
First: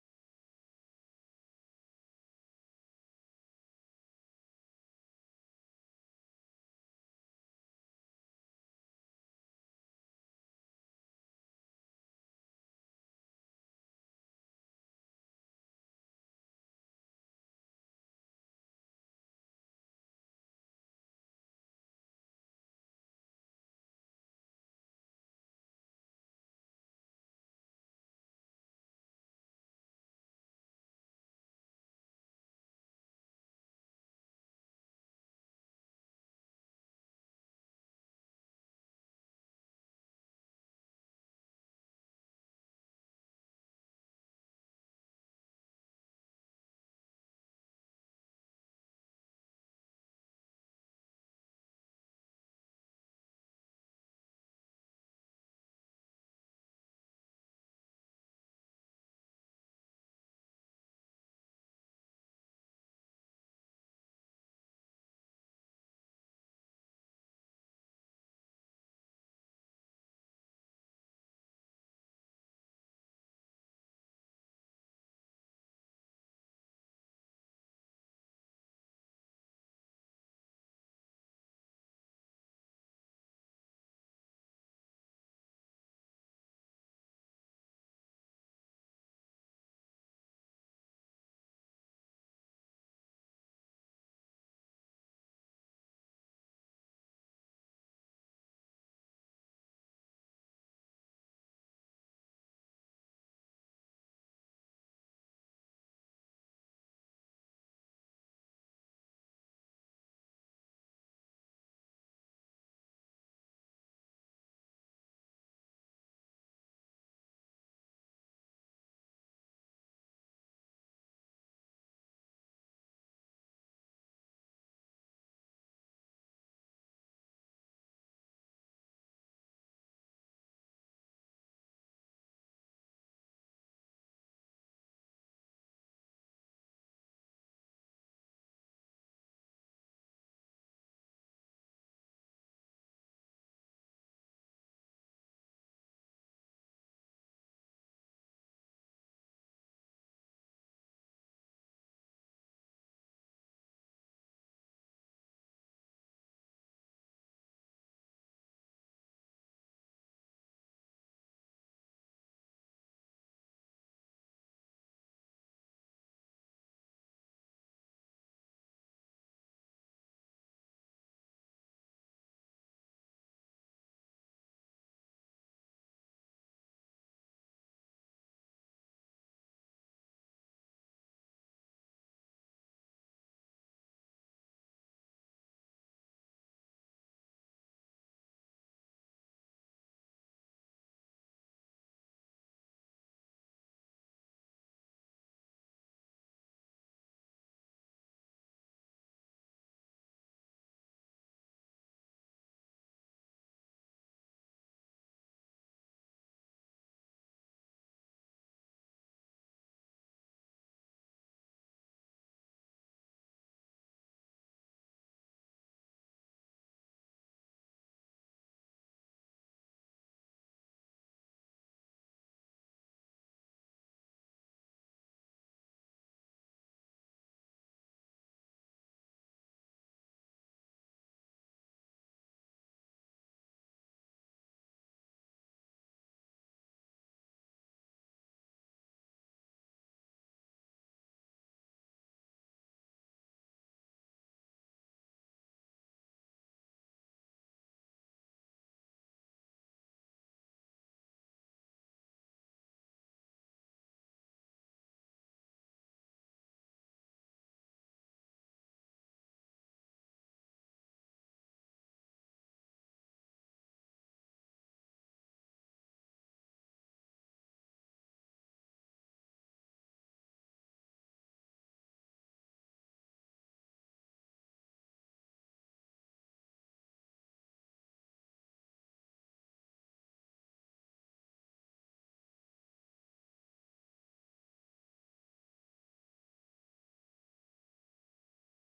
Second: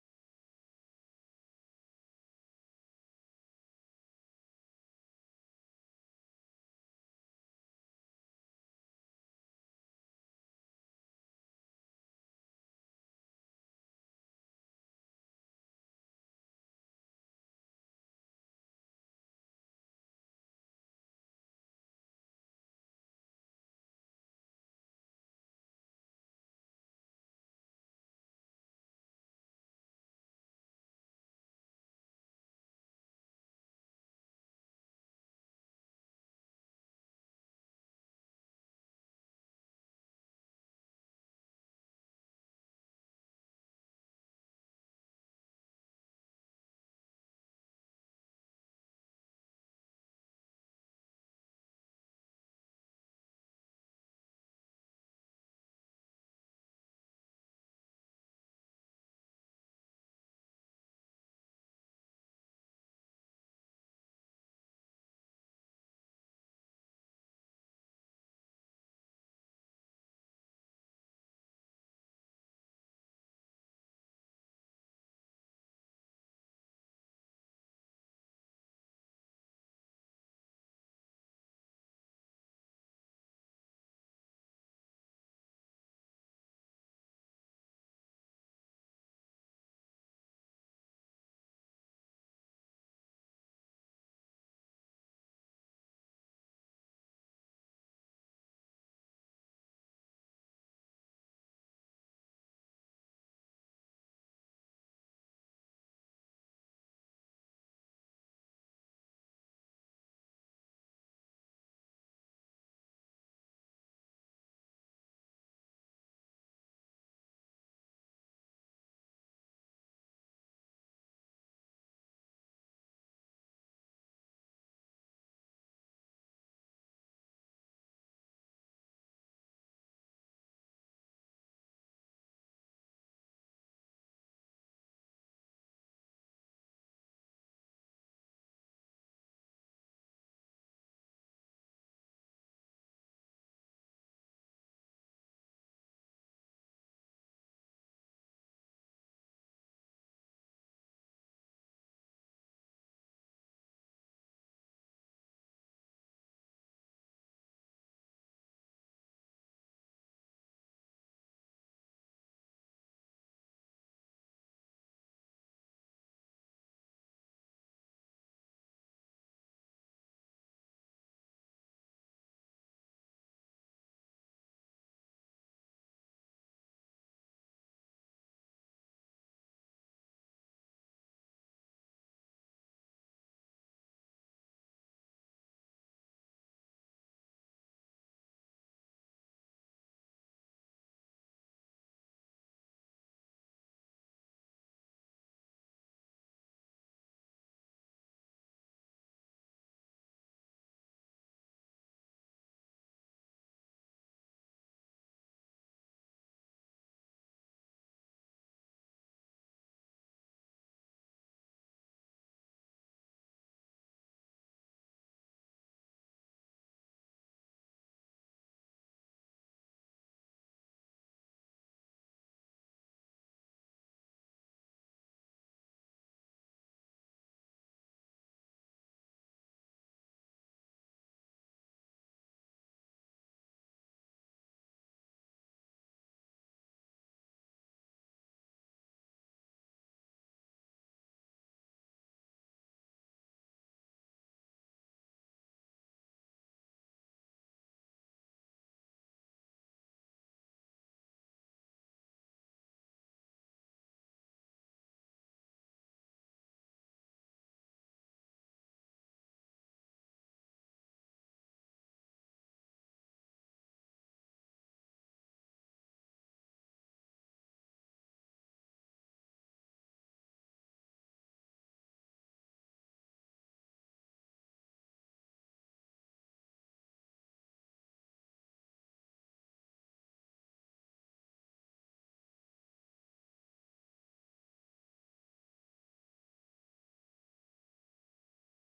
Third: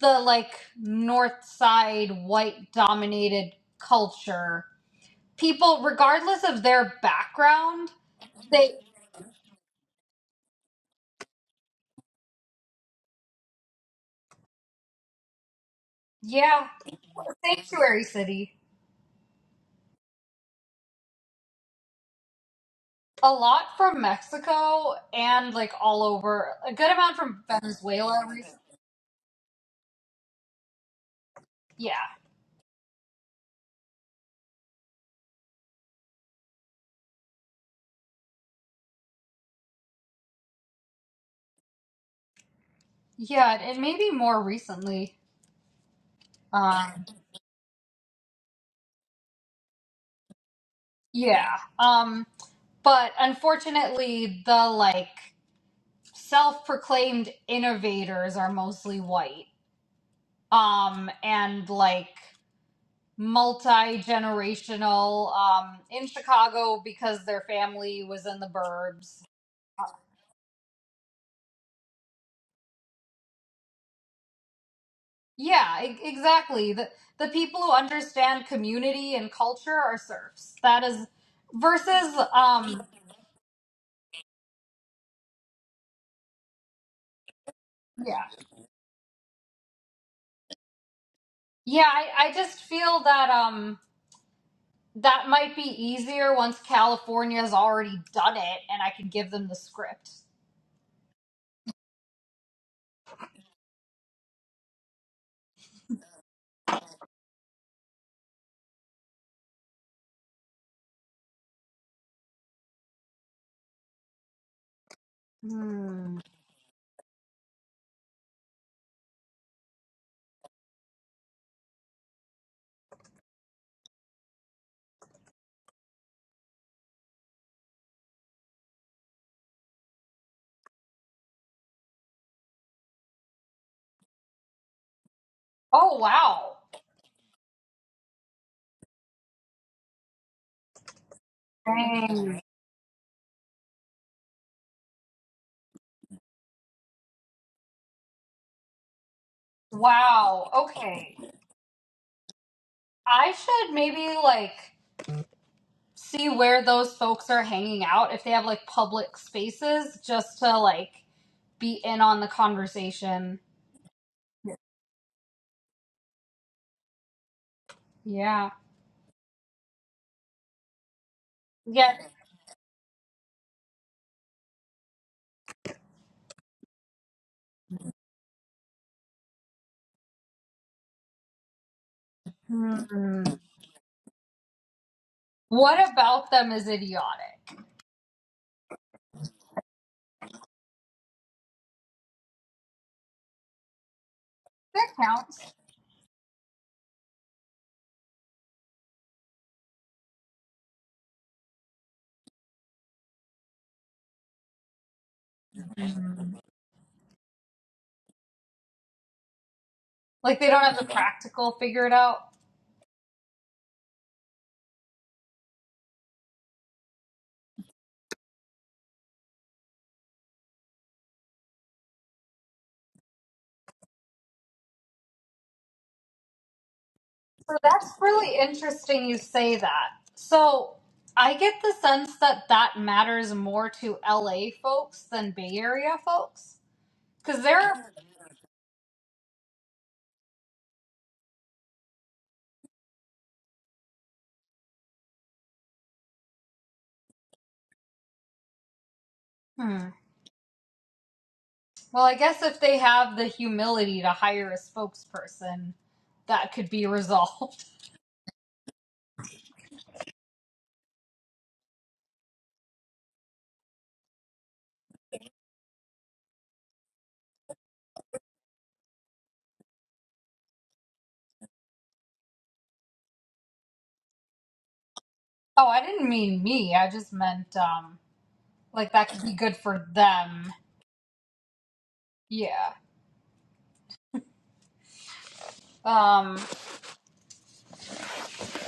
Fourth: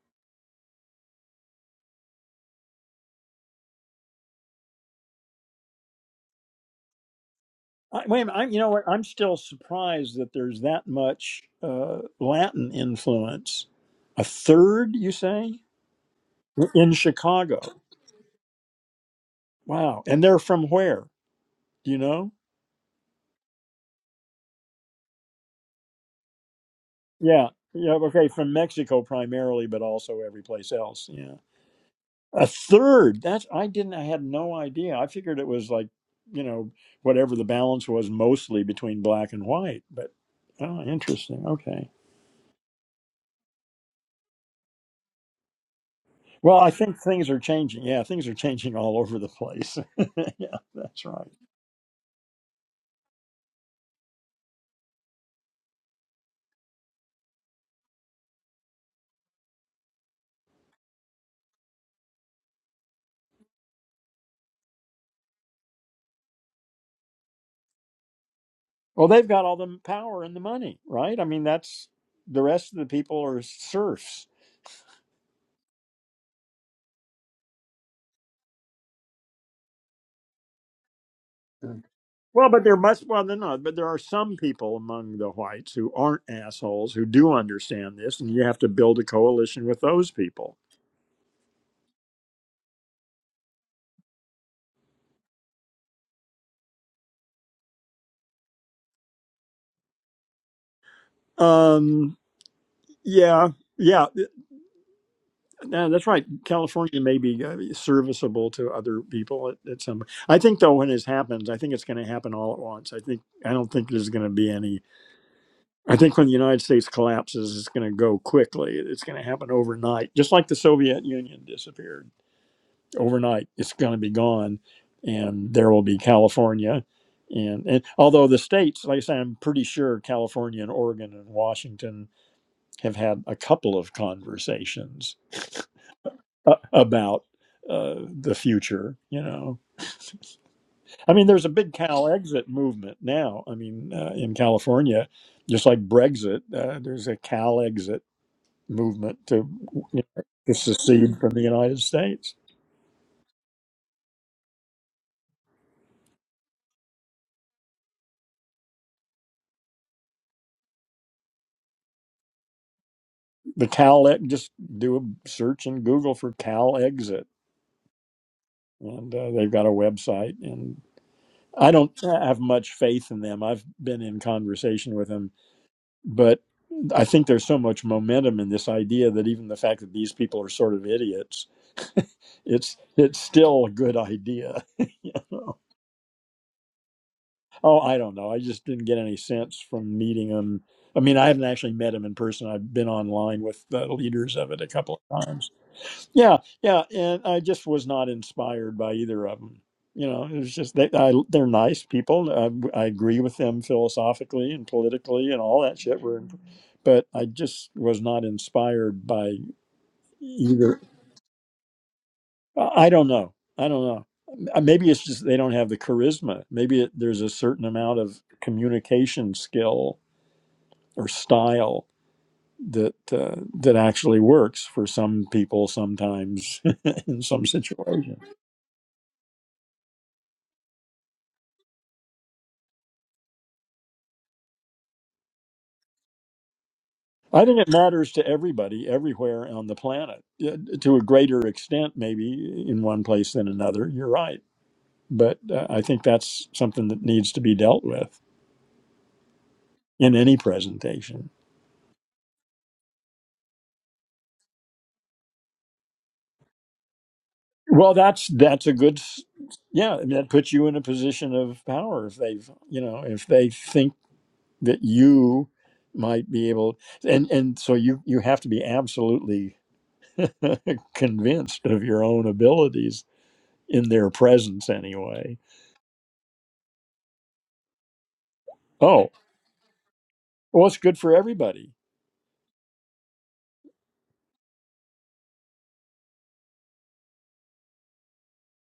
the like north side white dominated culture people regardless of their background I, wait a minute. I'm, you know they what? I'm still surprised that there's that much uh, Latin influence. A third, you say, yeah in Chicago? sanctuary city Wow! And they're from where? Do you know? a lot from mexico and like all over a good amount from Yeah, yeah. venezuela Okay, from recently. Mexico primarily, but also every place else. Yeah, yeah a third. That's I didn't. I had no idea. I figured it was like you know whatever the balance was, mostly between black and white. But oh, interesting. Okay. Yeah, and maybe more recently. Well, I think Um, things are changing. Yeah, things are changing all over the place. yeah, that's right. yeah. Um, but unfortunately, the like self-proclaimed innovators are mostly white. Um, and like multi-generational um in Chicago because their family was in the Well, burbs. they've got all the power and the money, right? I mean, that's the rest of the people are serfs. Yeah, e- exactly. The the people who understand community and culture are serfs. That is Mm. versus Well, but there um must, well, they're not, but there are some people among the whites who aren't assholes who do understand this, yeah. and you have to build a coalition with those people. Yeah, I, I just feel that um That might be easier once California's already done it and I can give them the script. Um, yeah, yeah. No, that's right. California may be uh, serviceable to other people at, at some. I think though, when this happens, I think it's going to happen all at once. I think I don't think there's going to be any. I think Hmm. when the United States collapses, it's going to go quickly. It's going to happen overnight, just like the Soviet Union disappeared overnight. It's going to be gone, and there will be California, and, and although the states, like I say, I'm pretty sure California and Oregon and Washington have had a couple of conversations Oh, uh, wow. about uh, the future. You know, I mean, there's a big Cal Dang. exit movement now. I mean, uh, in California, just like Brexit, uh, there's a Cal exit movement to you know, Wow. to Okay. secede from the United States. I should maybe like see where those folks are hanging out if they have like public spaces just to like be in on the conversation. The Cal ex- just do a search in Google for Cal exit, Yeah. and uh, they've got a website and. I don't Yeah. have much faith in them. I've been in conversation with them But I think there's so much momentum in this idea that even the fact that these people are sort of idiots, it's it's Hmm. still a good idea. you know? What about them is idiotic? Oh, I don't know. I just didn't get any sense from meeting them. I mean, I haven't actually met him in person. I've been online with the leaders of it a That couple of times. counts. Yeah, yeah, and I just was not inspired by either of them. You know, it was just they I, they're nice people. I, I agree with them philosophically and politically and all that shit. We're, Hmm. but I just was not inspired by Like they don't have either. the practical figured out. I I don't know. I don't know. Uh, Maybe it's just they don't have the charisma. Maybe it, there's a certain amount of communication skill or style that uh, that actually works for some people sometimes in some So that's situations. really interesting you say that. So I get the sense that that matters more to LA folks than Bay Area folks. Because I think it they're, matters to everybody, everywhere on the planet, Yeah, to a greater extent, maybe in one place than another. You're right. But uh, I think that's something that needs to be dealt with hmm, in any presentation. well, I guess if they have the humility to hire a spokesperson, that could be resolved. Well, that's that's a good, s- yeah. and That puts you in a position of power if they've, you know, if they think that you might be able, and and so you you have to be absolutely convinced of your own abilities in their presence anyway. Oh, I didn't mean me. I just meant, um, like Oh. that could be good for them. Well, it's good for everybody. Yeah. Um, but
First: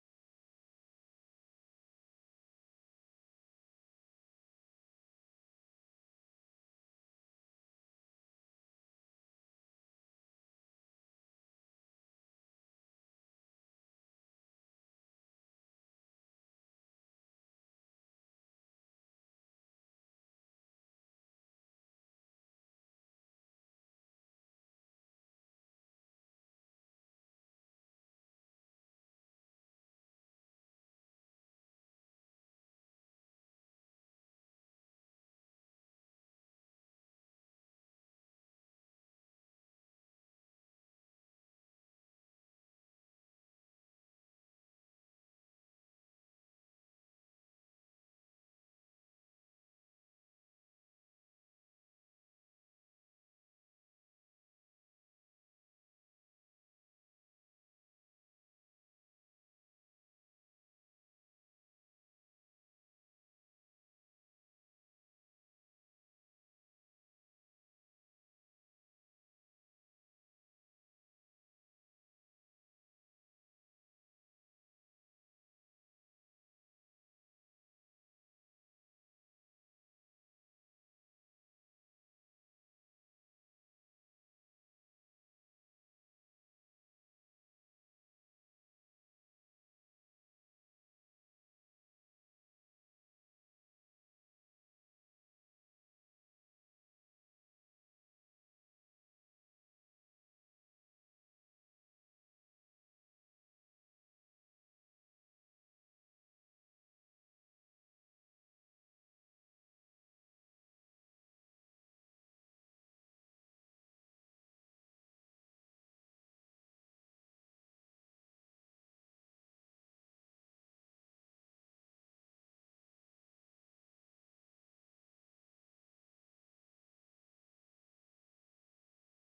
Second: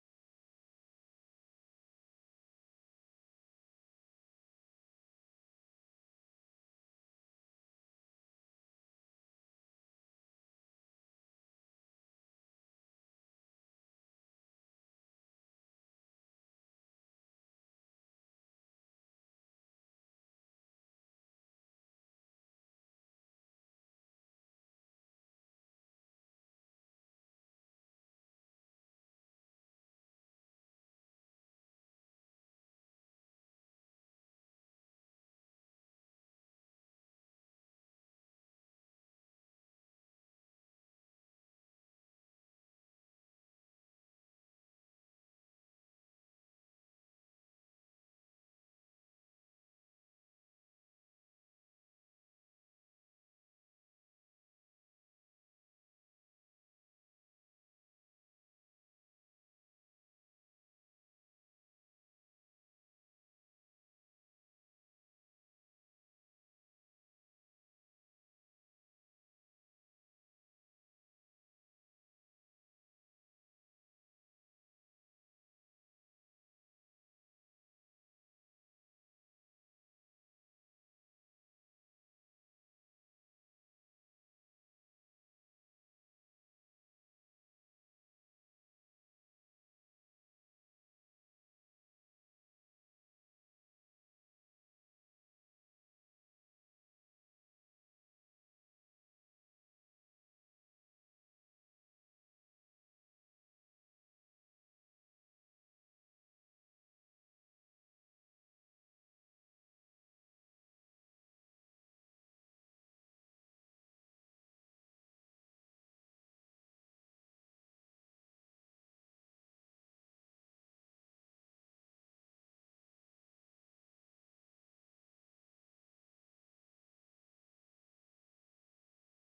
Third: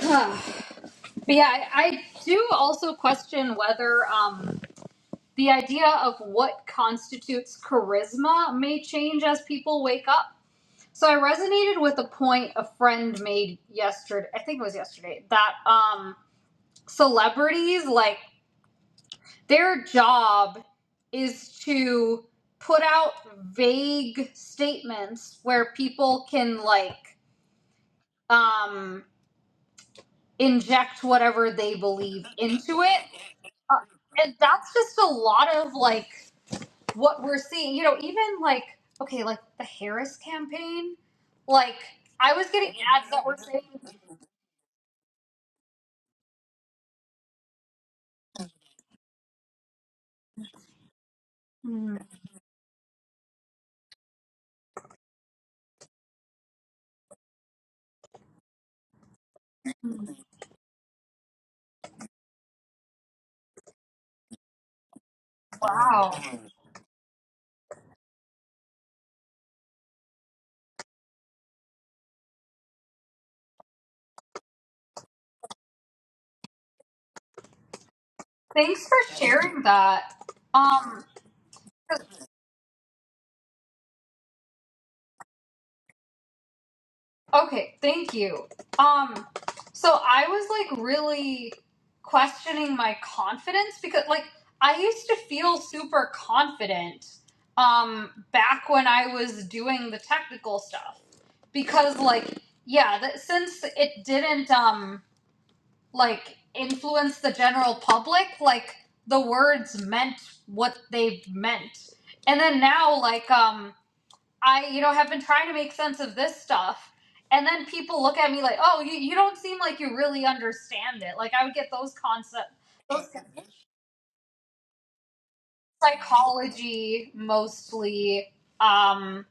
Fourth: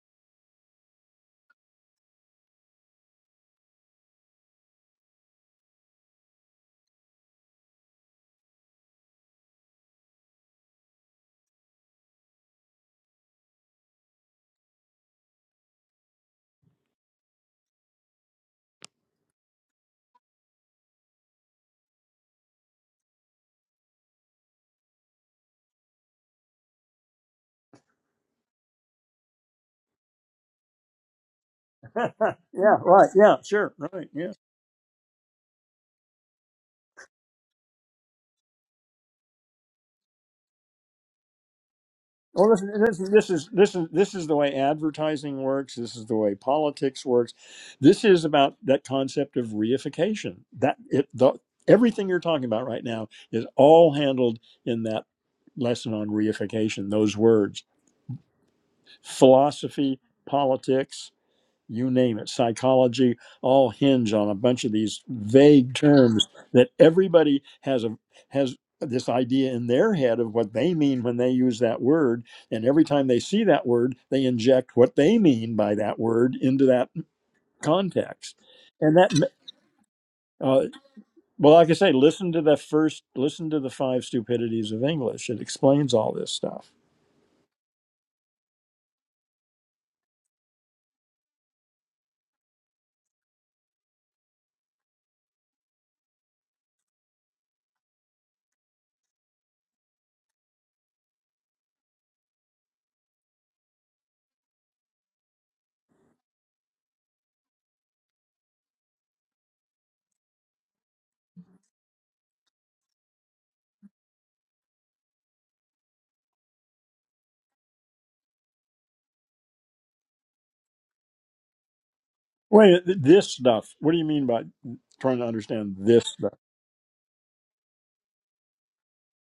yeah, I, I do also question whether, um, the idea of what constitutes charisma may change as people wake up. So I resonated with a point a friend made yesterday. I think it was yesterday that um, celebrities like their job is to put out vague statements where people can like um, inject whatever they believe yeah, into it, right. Yeah, sure. uh, Right. Yeah. and that's just a lot of like what we're seeing, you know, even like, okay, like the Harris campaign, like I was Well, getting listen, this, ads that this were is this is saying, this is the way advertising works. This is the way politics works. This is about that concept of reification. That it the "Hmm, everything you're talking about right now is all handled in that lesson on reification. Those words, philosophy, politics. you name it, psychology, all hinge on a bunch of these vague wow, terms that everybody has a has this idea in their head of what they mean when they use that word and every time they see that word they inject what they mean by that word into that context thanks and that for sharing that. uh, Um, well like i say 'cause listen to the first listen to the five stupidities of english it explains all this stuff Okay, thank you. Um, so I was like really questioning my confidence because like I used to feel super confident um back when I was doing the technical stuff because like yeah, that since it didn't um like influence the general public, like the words meant what they meant. And then now like um I, you know, have been trying to make sense of this stuff. And then people look at me like, oh, you, you don't seem like you really understand it. Like, I would get those concepts, wait th- those this stuff what do you mean by trying to understand this stuff psychology mostly, um,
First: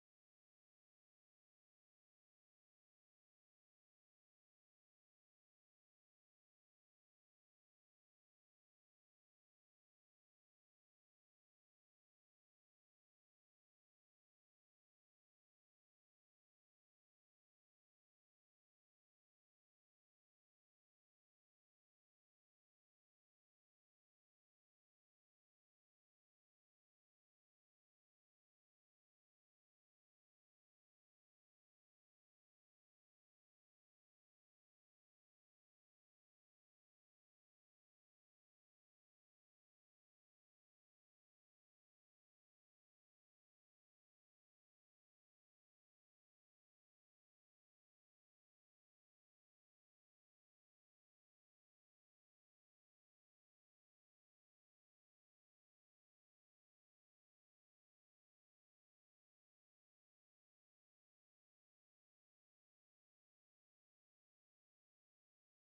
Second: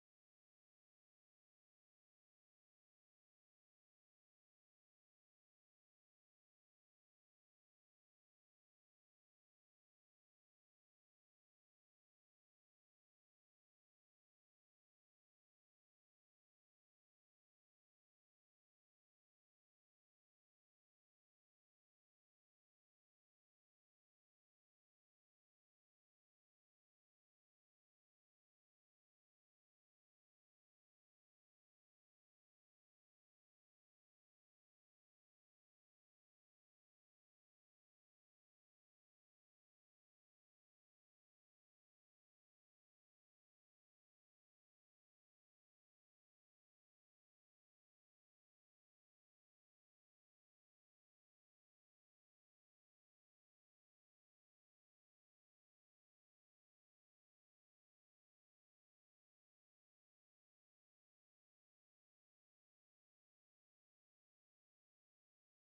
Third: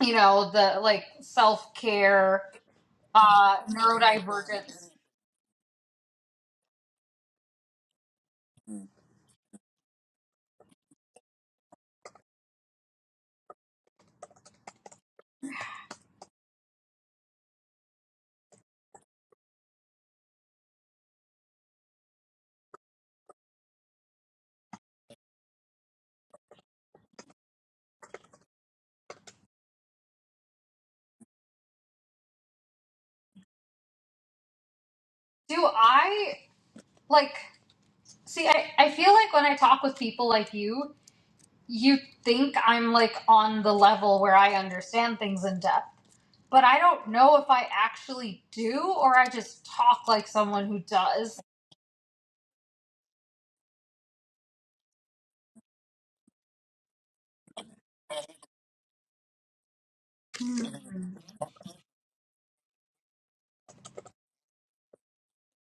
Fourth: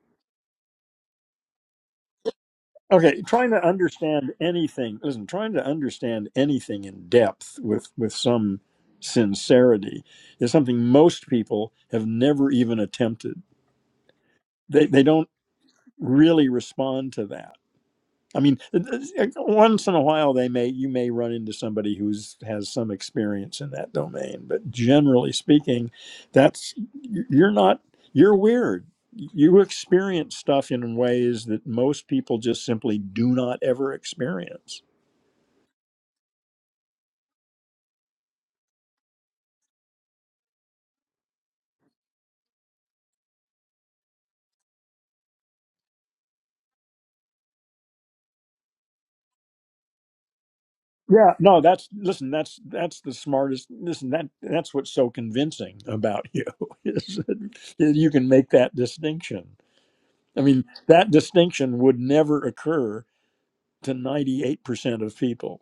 you know, the like self care, Okay, trying uh, to understand neurodivergence. anything, listen, trying to understand anything in depth with with some sincerity is something most people have never even attempted. They they don't really respond to that. I mean, once in a while they may you may run into somebody who's has some experience in that domain, but generally speaking, that's you're not you're weird. You experience stuff in ways that most people just simply do not ever experience. Do I, like, see, I, I feel like when I talk with people like you, you think I'm like on the level where I understand things in depth but I don't know if I actually do or I just talk like someone who Yeah, does. no, that's listen, that's that's the smartest. Listen, that that's what's so convincing about you is that you can make that distinction. I mean, that Mm, distinction would never occur to 98% of people.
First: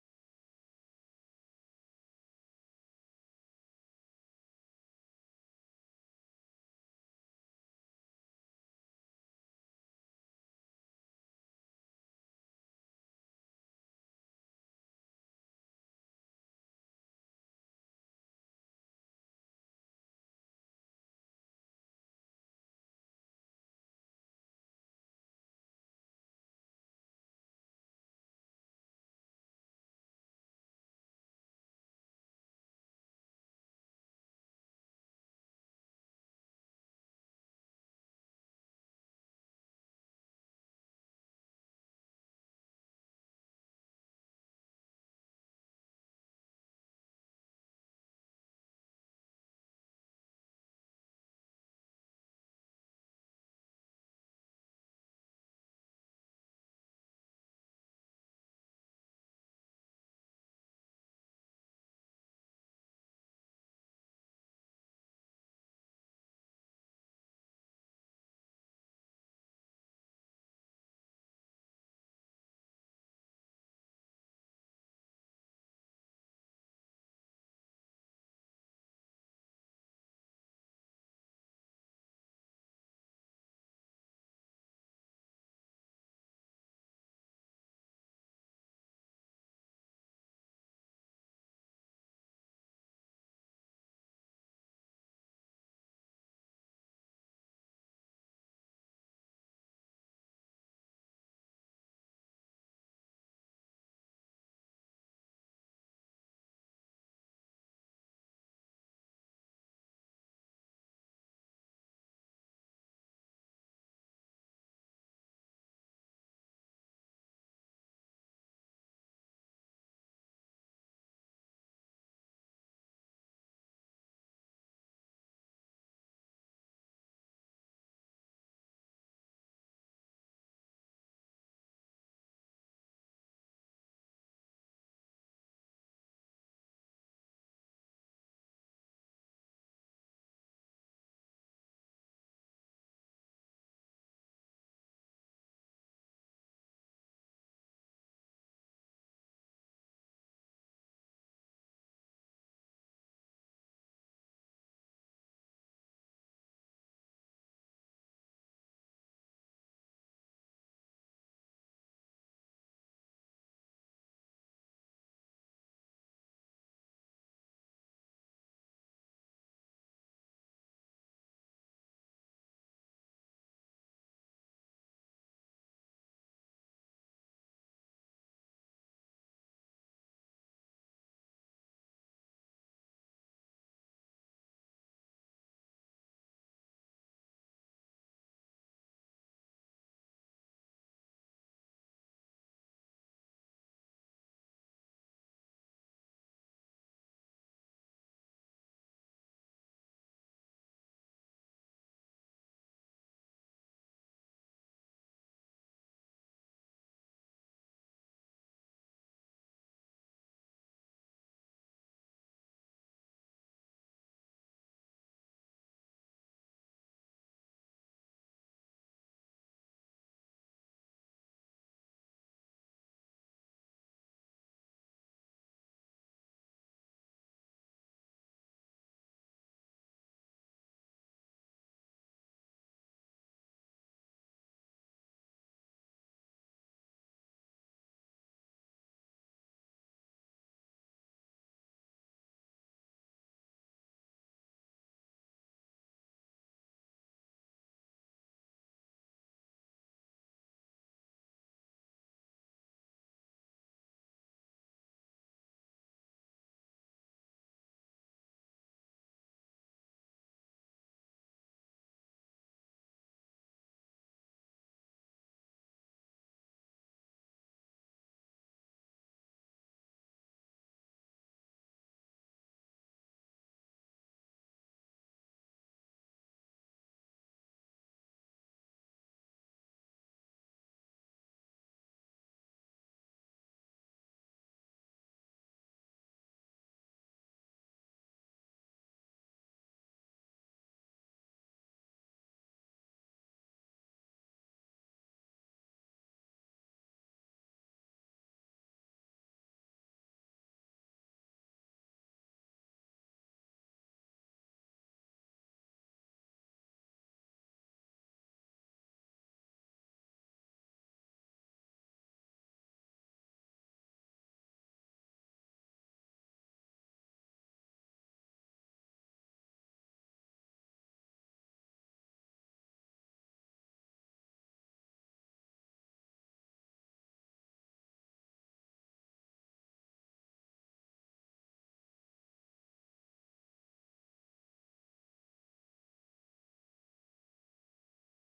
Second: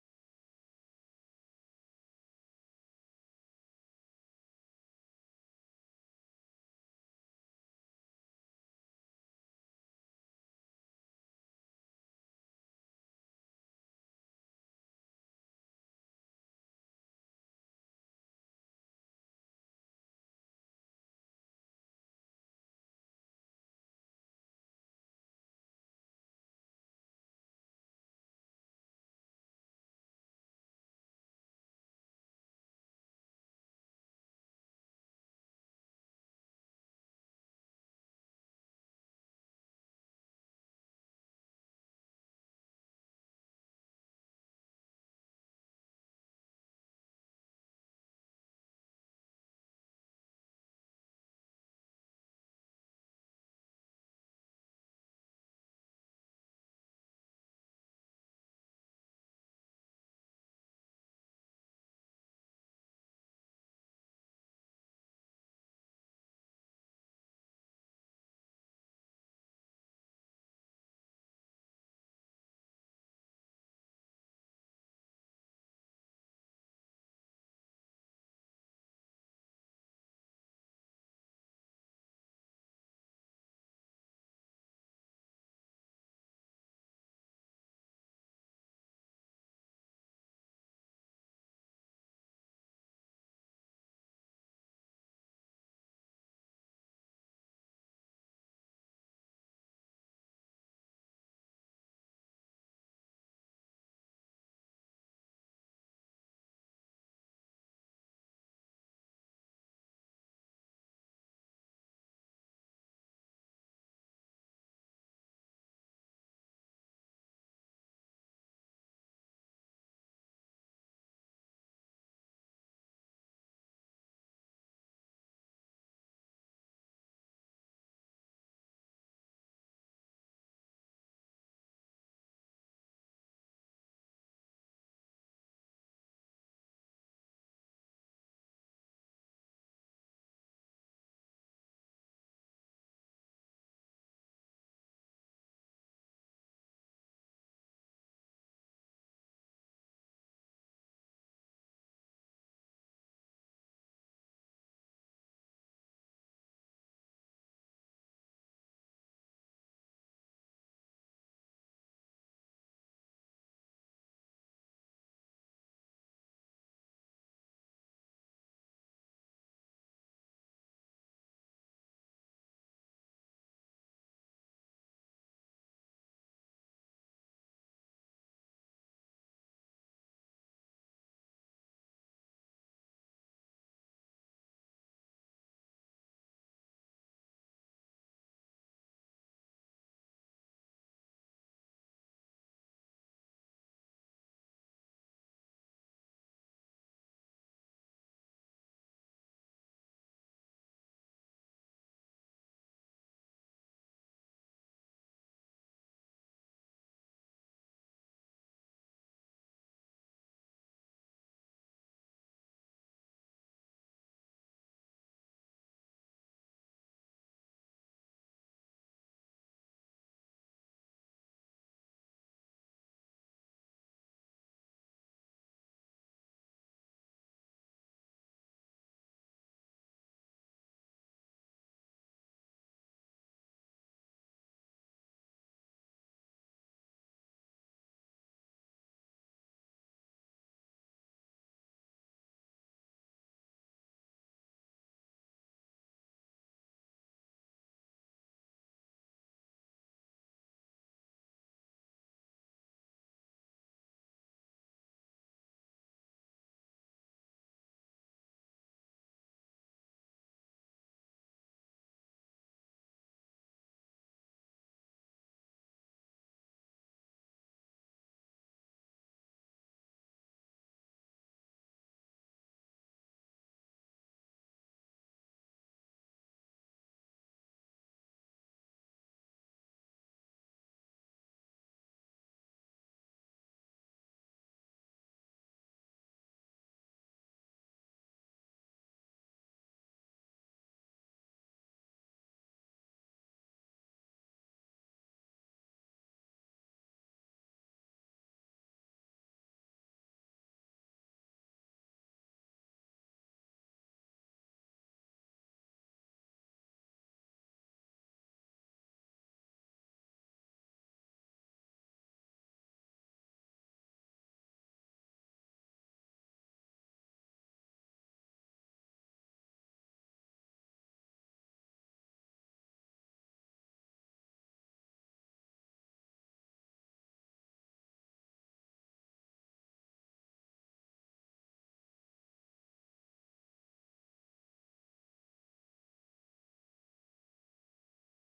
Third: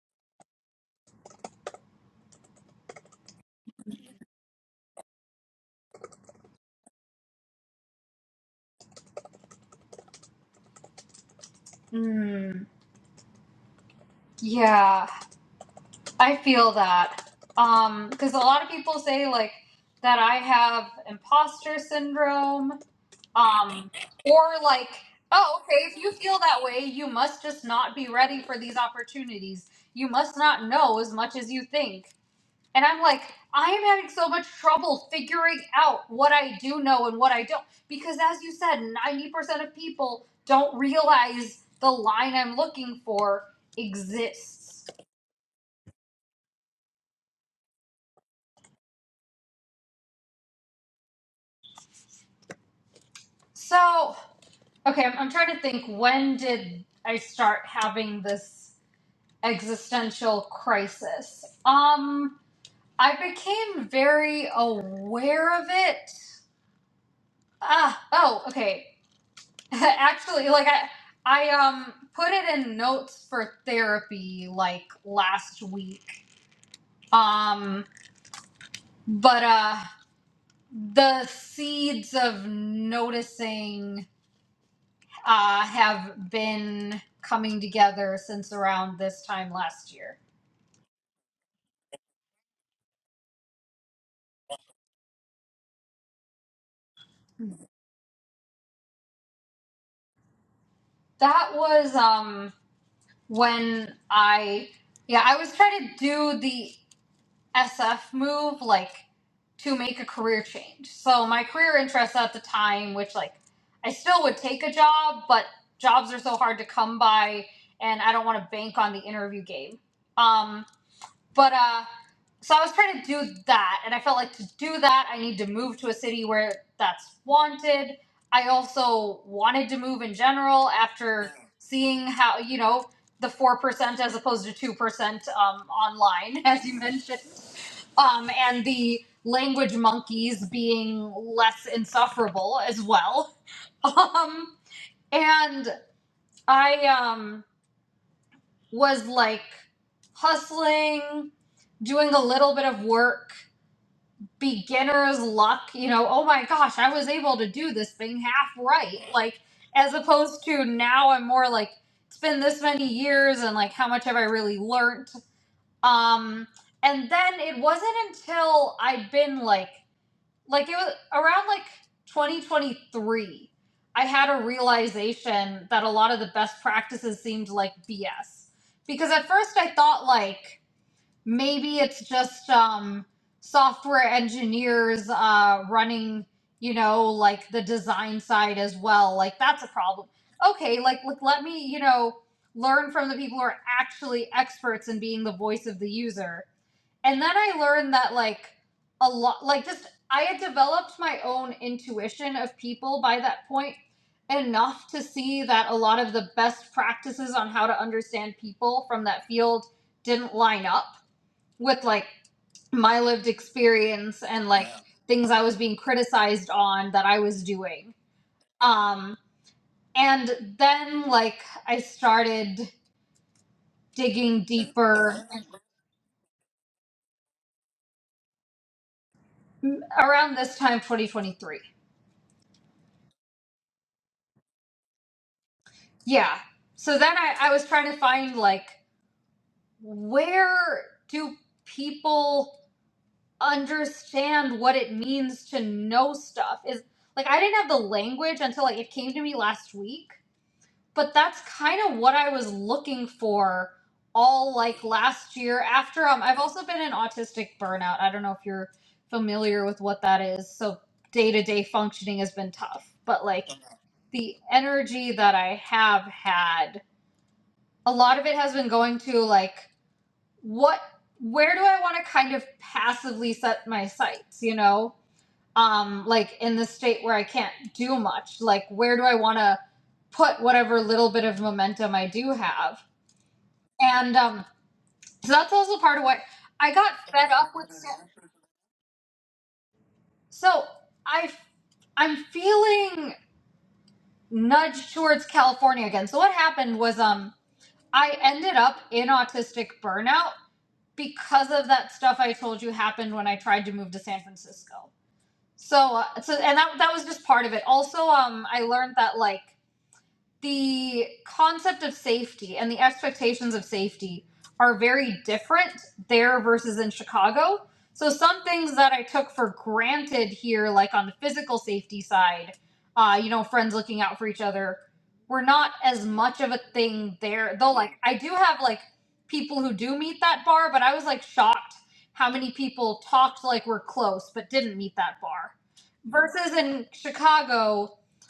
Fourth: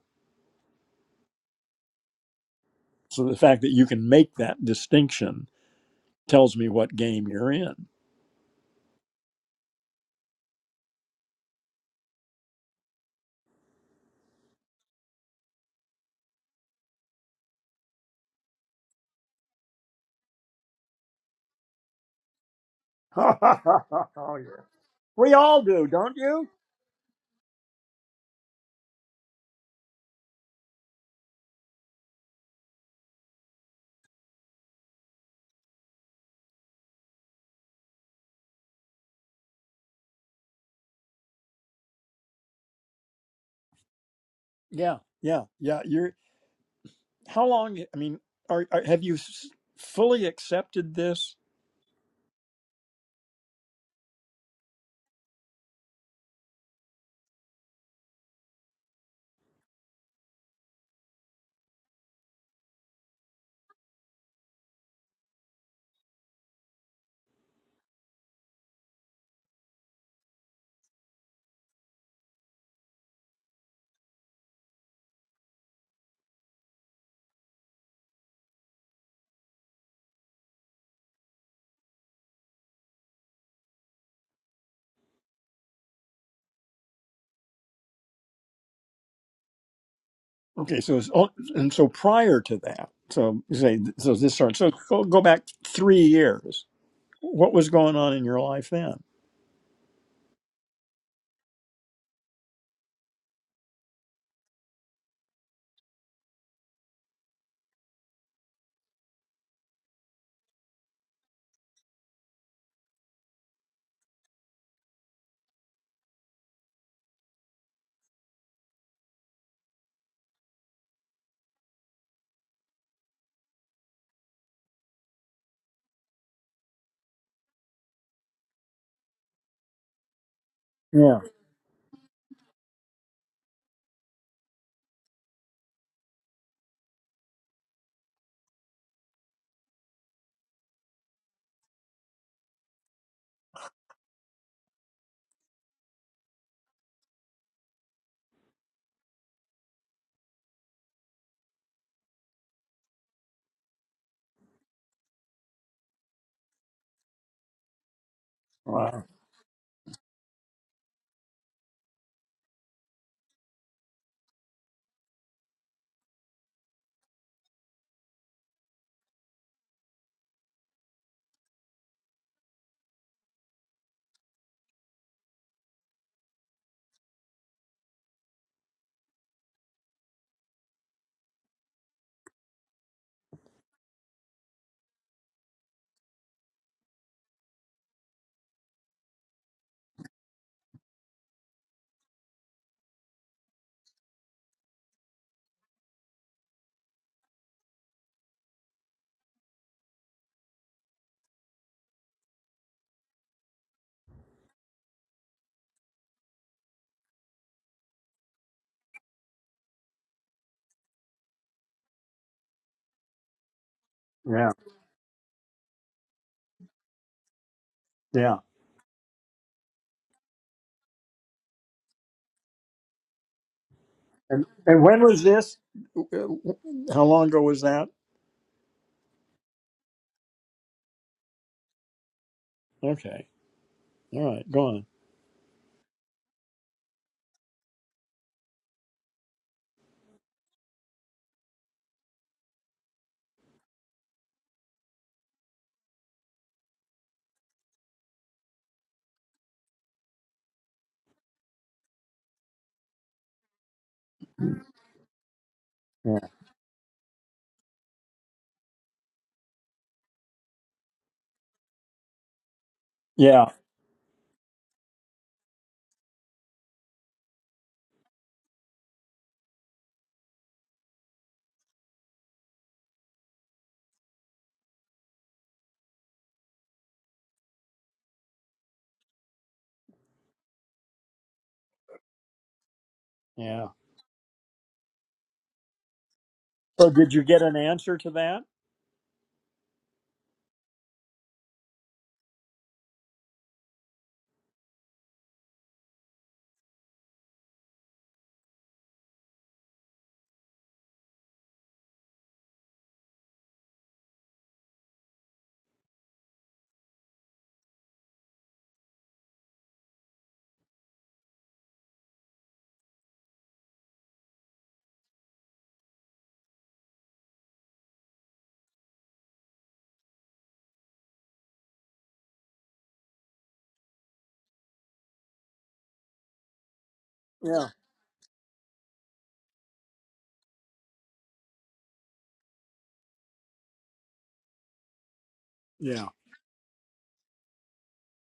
So the fact that you can make that distinction tells me what game you're in. mm, yeah, I feel that. Um, because a lot of people say like that I have imposter syndrome. oh Um, or yeah. like, We all oh, do, okay, if you don't feel you? that way, you must just not be ready for these opportunities. You must not know as much as you think. And I'm like, I am having so much trouble figuring out what I do know and what I don't. Because as you said, 90% of people don't realize the line I'm looking for exists. Yeah, yeah, yeah. You're how long? I mean, are, are have you s- fully accepted this? So, okay, I'm, I'm trying to think when did I start having this existential crisis? Um, I became very aware of it. Ah, oh, okay. Actually, like I I um put it in notes for therapy like last week. Um but uh the seeds of noticing uh have been coming together since around this time last year. Okay, so it's, all- and so prior to that, so you say so this starts. So go, go back three years. What was going on in your life then? That was um when I yeah, I was trying to do the SF move, like to make a career change. So my career interests at the time, which like I still would take a job, but jobs are so hard to come by, and I don't want to bank on the interview game. Um, but uh, so I was trying to do that, and I felt like to do that, I need to move to a city where that's wanted. I also wanted to move in general Yeah. after seeing how you know the four percent as opposed to two percent um, online, as you mentioned, um, and the language monkeys being less insufferable as well. Um, and I um was like hustling, doing a little bit of work, beginner's luck, you know, oh my gosh, I was able to do this thing half Wow. right. Like, as opposed to now, I'm more like, it's been this many years and like, how much have I really learned? Um, and then it wasn't until I'd been like like it was around like 2023 i had a realization that a lot of the best practices seemed like bs because at first i thought like maybe it's just um software engineers uh running you know like the design side as well like that's a problem okay like, like let me you know learn from the people who are actually experts in being the voice of the user and then I learned that like a lot like just I had developed my own intuition of people by that point enough to see that a lot of the best practices on how to understand people from that field didn't line up with like my lived experience and Yeah. like things I was being criticized on that I was doing. Yeah. Um and then like I started digging And, and when was deeper this? How long ago was that? around this time 2023 Okay. All right. Go on. Yeah. So then I, I was trying to find like where do people understand what it means to know stuff? Is like I didn't have the language until like it came to me last week, but that's kind of what I was looking for all like last year after um Yeah. I've also been in autistic burnout. I don't know if you're familiar with what that is. So day-to-day functioning has been tough, but Yeah. like the energy that I have had a lot of it has been going to like what where do i want to kind of passively set my sights you know um like in the state where i can't do much like where do i want to put whatever little bit of momentum i do have Yeah. and um so that's also part of what i So got did you fed get up an with so answer to that? so i i'm feeling nudged towards california again so what happened was um i ended up in autistic burnout because of that stuff I told you happened when I tried to move to San Francisco. So, uh, so and that that was just part of it. Also, um, I learned that like the concept of safety and the expectations of safety are very different there versus in Chicago. So some things that I took for granted here, like on the physical safety side, uh, you know, friends looking out for each other, were not as much of a thing there. Yeah. Though, like, I do have like people who do meet that bar, but I was like shocked how many people talked like we're close but didn't meet that bar. Versus in Chicago,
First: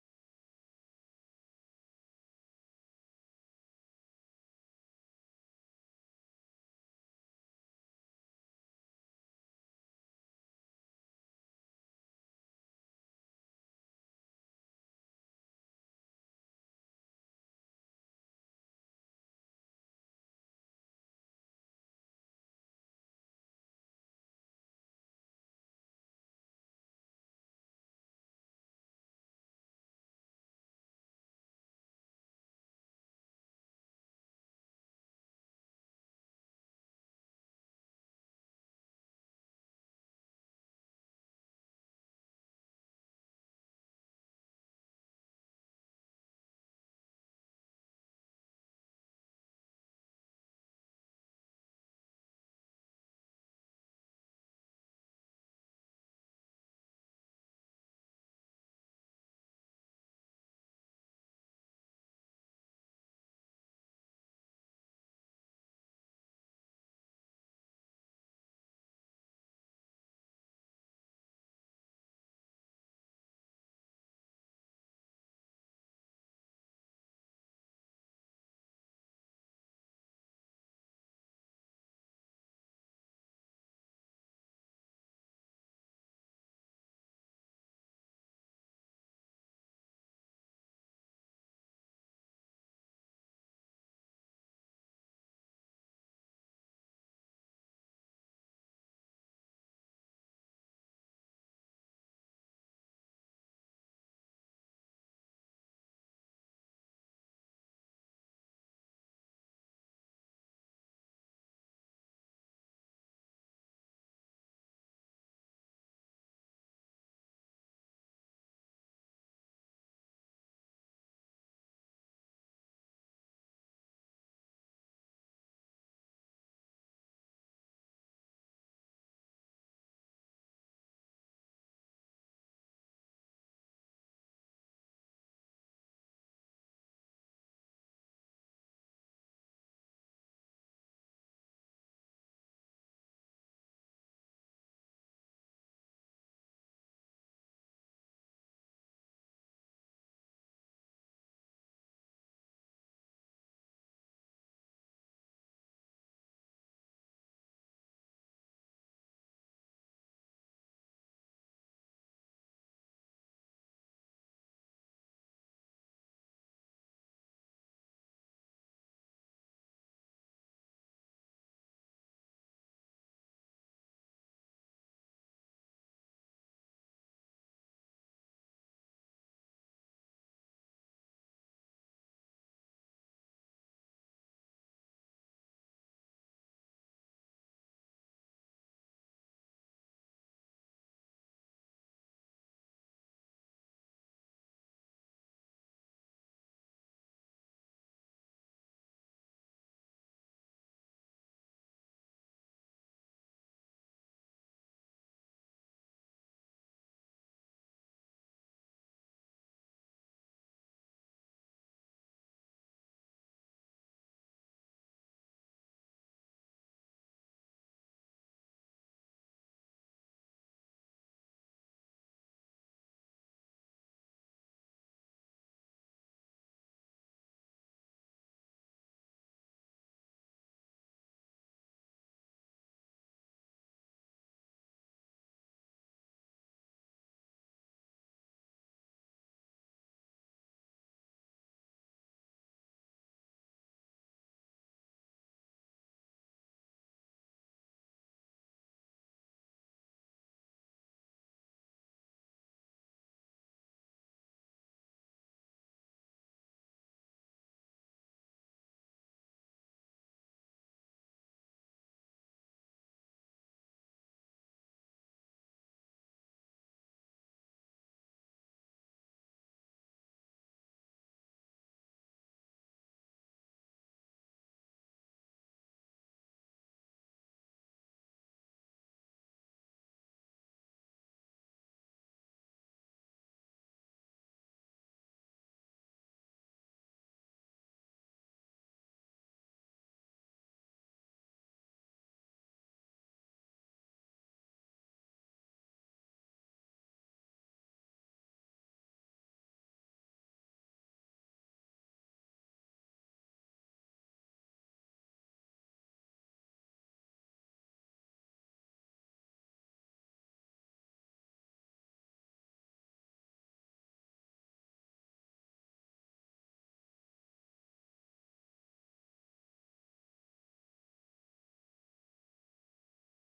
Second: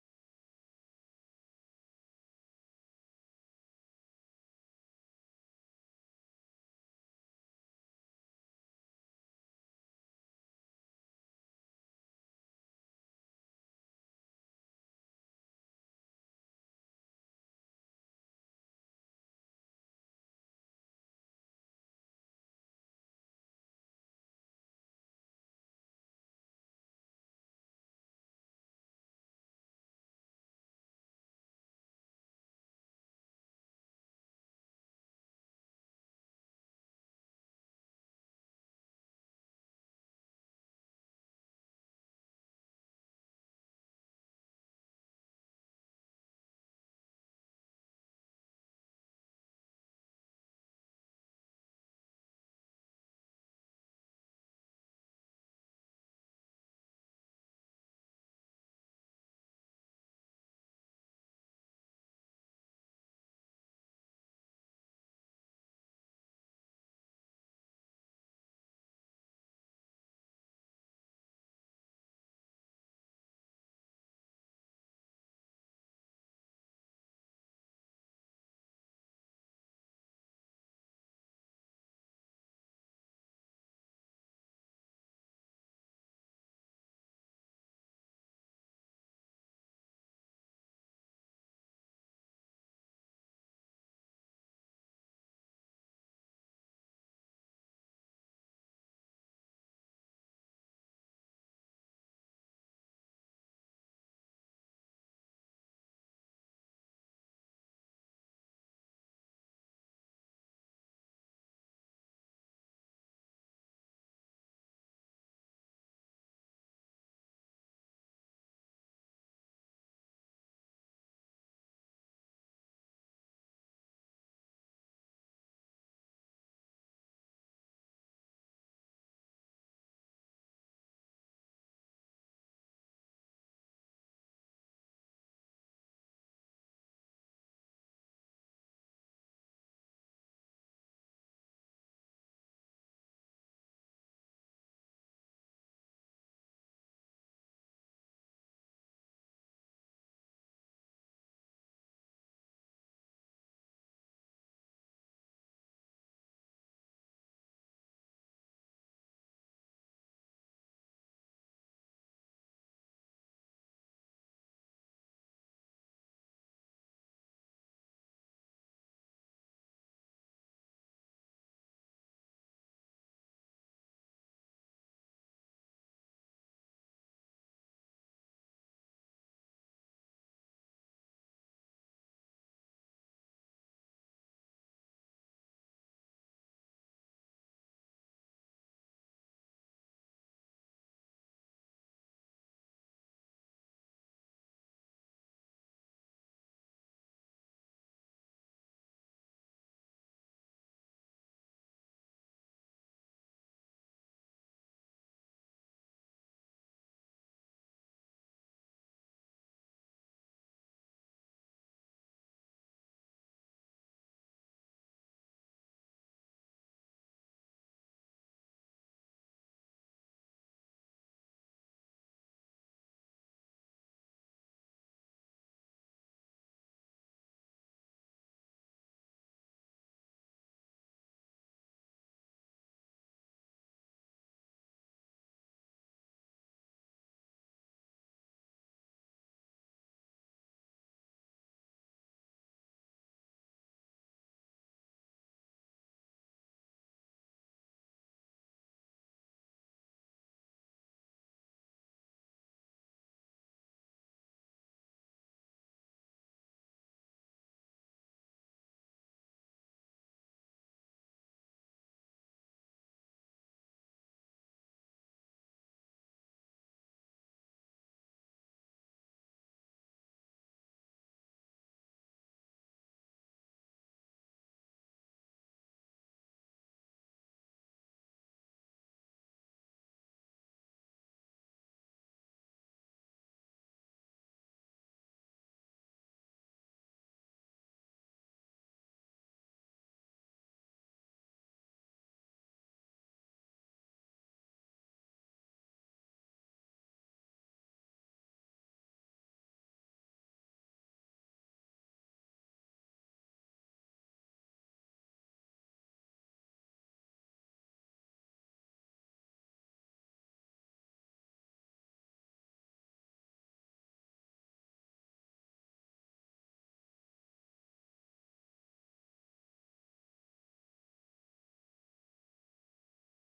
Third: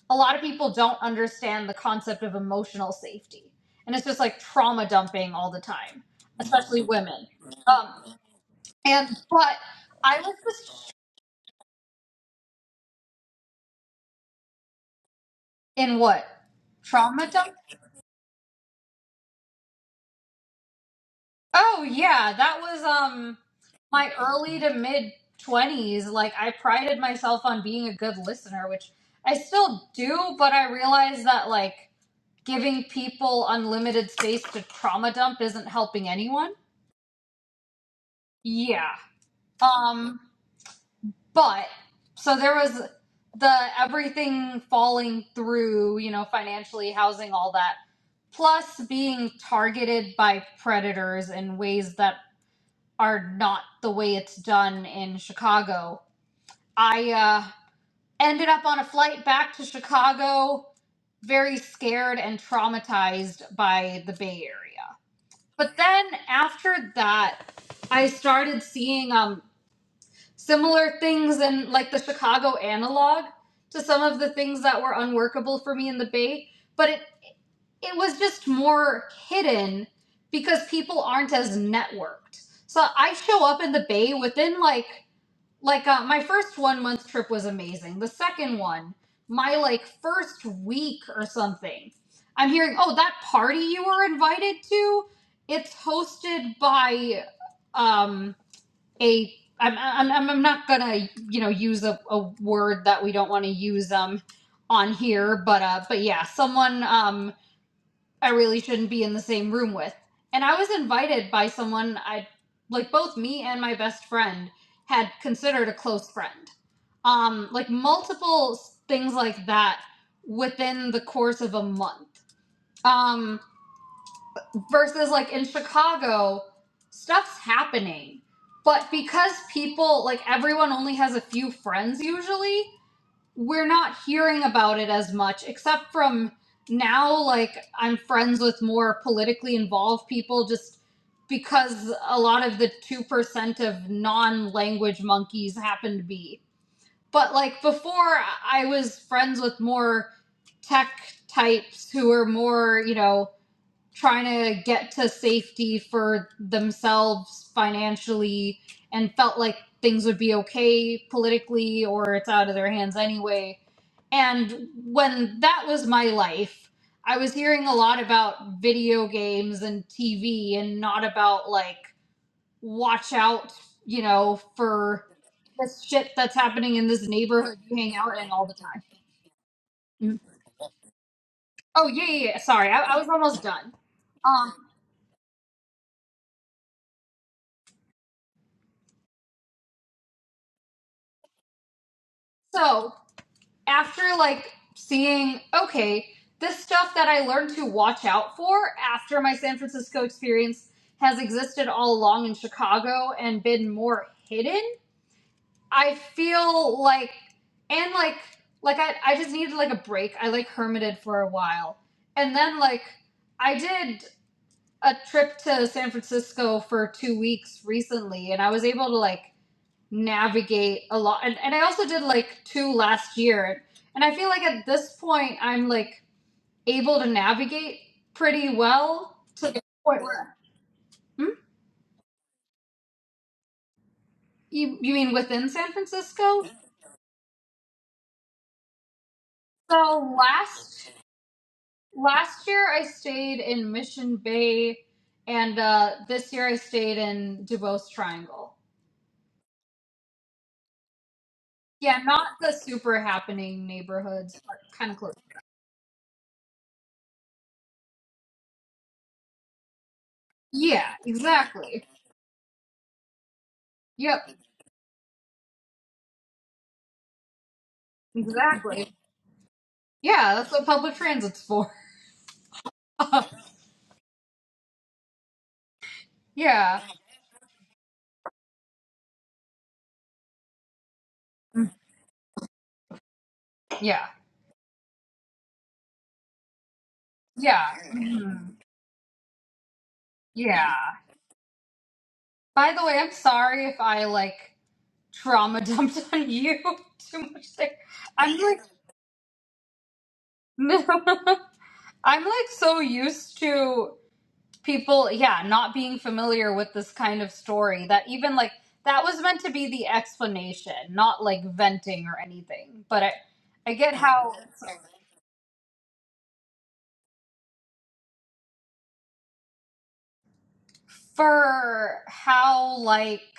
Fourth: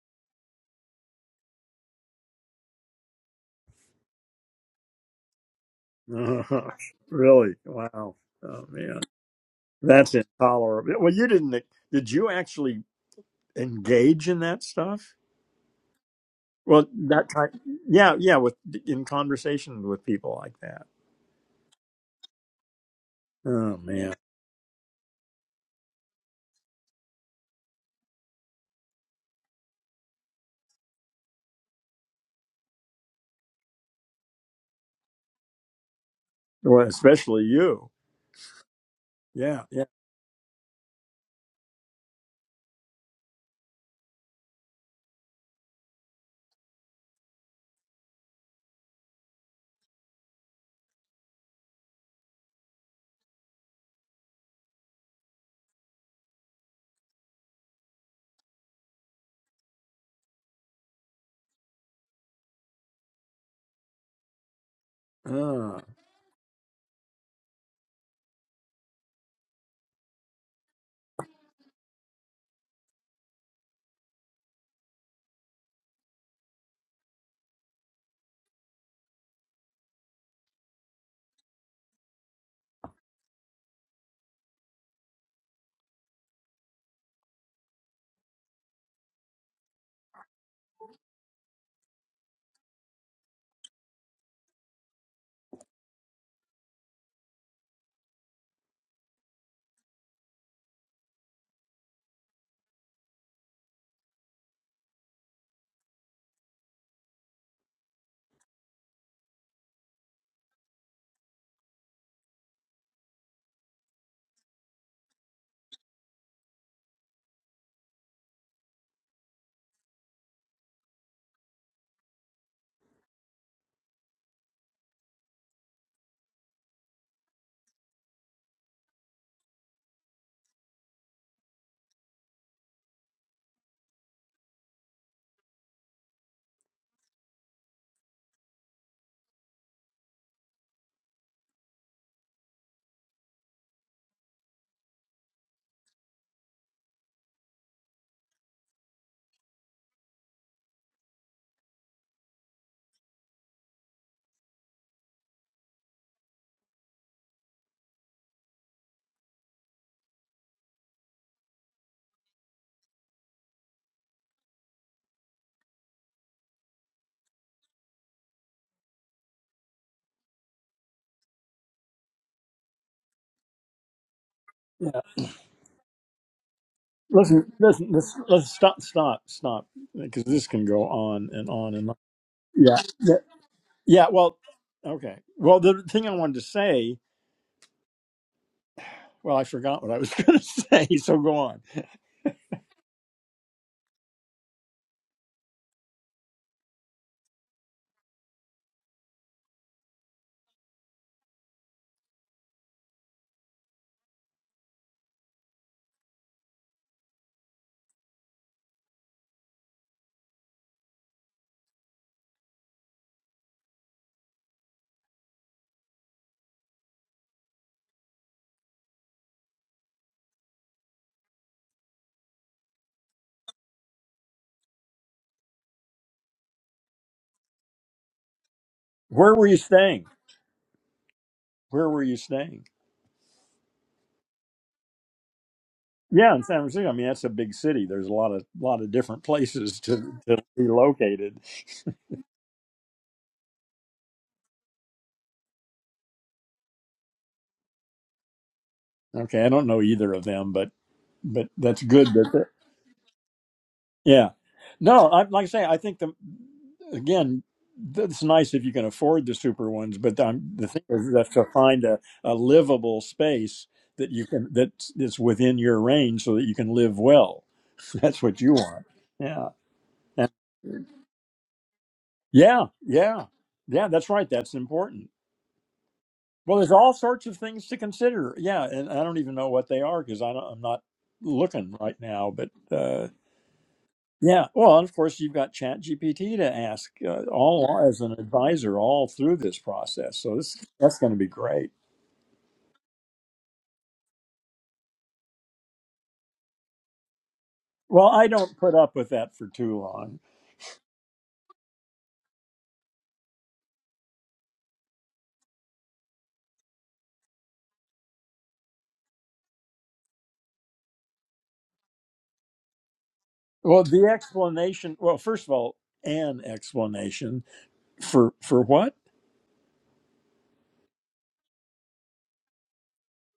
a lot of people don't understand the concept of emotional safety and it's just like trauma dumping all the time Yeah. especially women really? um Wow. Oh man, and but that's i was just intolerable. Well, you didn't. e-, Did you actually engage in that stuff? in what Well, that trauma dump type. Yeah. Yeah. With in conversation with people like that. oh yeah that was um Oh my man. early to mid 20s like i prided myself on being a good listener which i still do but i realized that like giving people unlimited space to trauma dump isn't helping anyone Well, especially you. yeah Yeah. Yeah. um But so there was the everything falling through, you know, financially, housing, all that, plus being targeted by predators in ways that are not the way it's done in Chicago. I uh, ended up on a flight back to Chicago, very scared and traumatized by the Bay Area. But Ah. then after that, I started seeing um similar things in like the Chicago analog to some of the things that were unworkable for me in the Bay, but it it was just more hidden because people aren't as networked. So I show up in the Bay within like like uh, my first one month trip was amazing. The second one, my like first week or something, I'm hearing oh that party you were invited to, it's hosted by um a I'm I'm am not gonna you know use a, a word that we don't want to use um on here, but uh but yeah, someone um I really shouldn't be in the same room with, and I was invited by someone I like both me and my best friend had considered a close friend, um like multiple s- things like that within the course of a month. Um versus like in Chicago, stuff's happening. But because people, like everyone only has a few friends usually, we're not hearing about it as much, except from now, like I'm friends with more politically involved people just because a lot of the 2% of non language monkeys happen to be. But like before, I was friends with more tech types who were more, you know, trying to get to safety for themselves financially and felt like things would be okay politically or it's out of their hands anyway. And when that was my life, I was hearing a lot about video games and TV and not about like, watch out, you know, for this shit that's happening in this Listen, neighborhood you listen, hang let's out in all let's the stop, time. stop, stop, because this can go on and on Oh, and on. yeah, yeah, yeah. Sorry, Yeah, I, I was yeah, almost done. yeah. Well, Um, okay. Well, the thing I wanted to say, well, I forgot what I was going to say. So go on. so after like seeing, okay, this stuff that I learned to watch out for after my San Francisco experience has existed all along in Chicago and been more hidden, I feel like and like like I, I just needed like a break. I like hermited for a while. And then like I did a trip to San Francisco for two weeks recently and I was able to like navigate a lot and, and i also did like two last year and i feel like at this point i'm like able to navigate pretty well Where were to you the point staying? where hmm? Where were you staying? you, you mean within san Yeah, in francisco San Francisco. I mean, that's a big city. There's a lot of lot of different places to so to be last located. last year i stayed in mission bay and uh this year i stayed in dubose triangle Okay, I don't know either of them, but but that's yeah good not that the super happening Yeah. neighborhoods but kind of No, close I, like I say, I think the again, th- it's nice if you can afford the super ones, but um, the thing yeah is that to find exactly a, a livable space that you yep can that is within your range so that you can live well. That's what you want. exactly Yeah. And yeah that's what public transit's for yeah. Yeah. Yeah. That's right. That's important. Well, there's yeah, all sorts of things to consider. Yeah, and I don't even know what they are because I don't, I'm not looking right now. But uh, yeah, Yeah, well, of course, you've got Chat GPT to ask uh, yeah, all as an mhm, advisor all through this process. So this yeah. that's going to be great. By the way, I'm sorry if I like trauma dumped on you too much. There. Well, I I'm don't like, put up with that for too long. no. I'm like so used to people, yeah, not being familiar with this kind of story that even like that was meant to be the explanation, not like venting or anything. But I, I Well, get the how explanation. Well, first of all, an explanation for for what? for how like.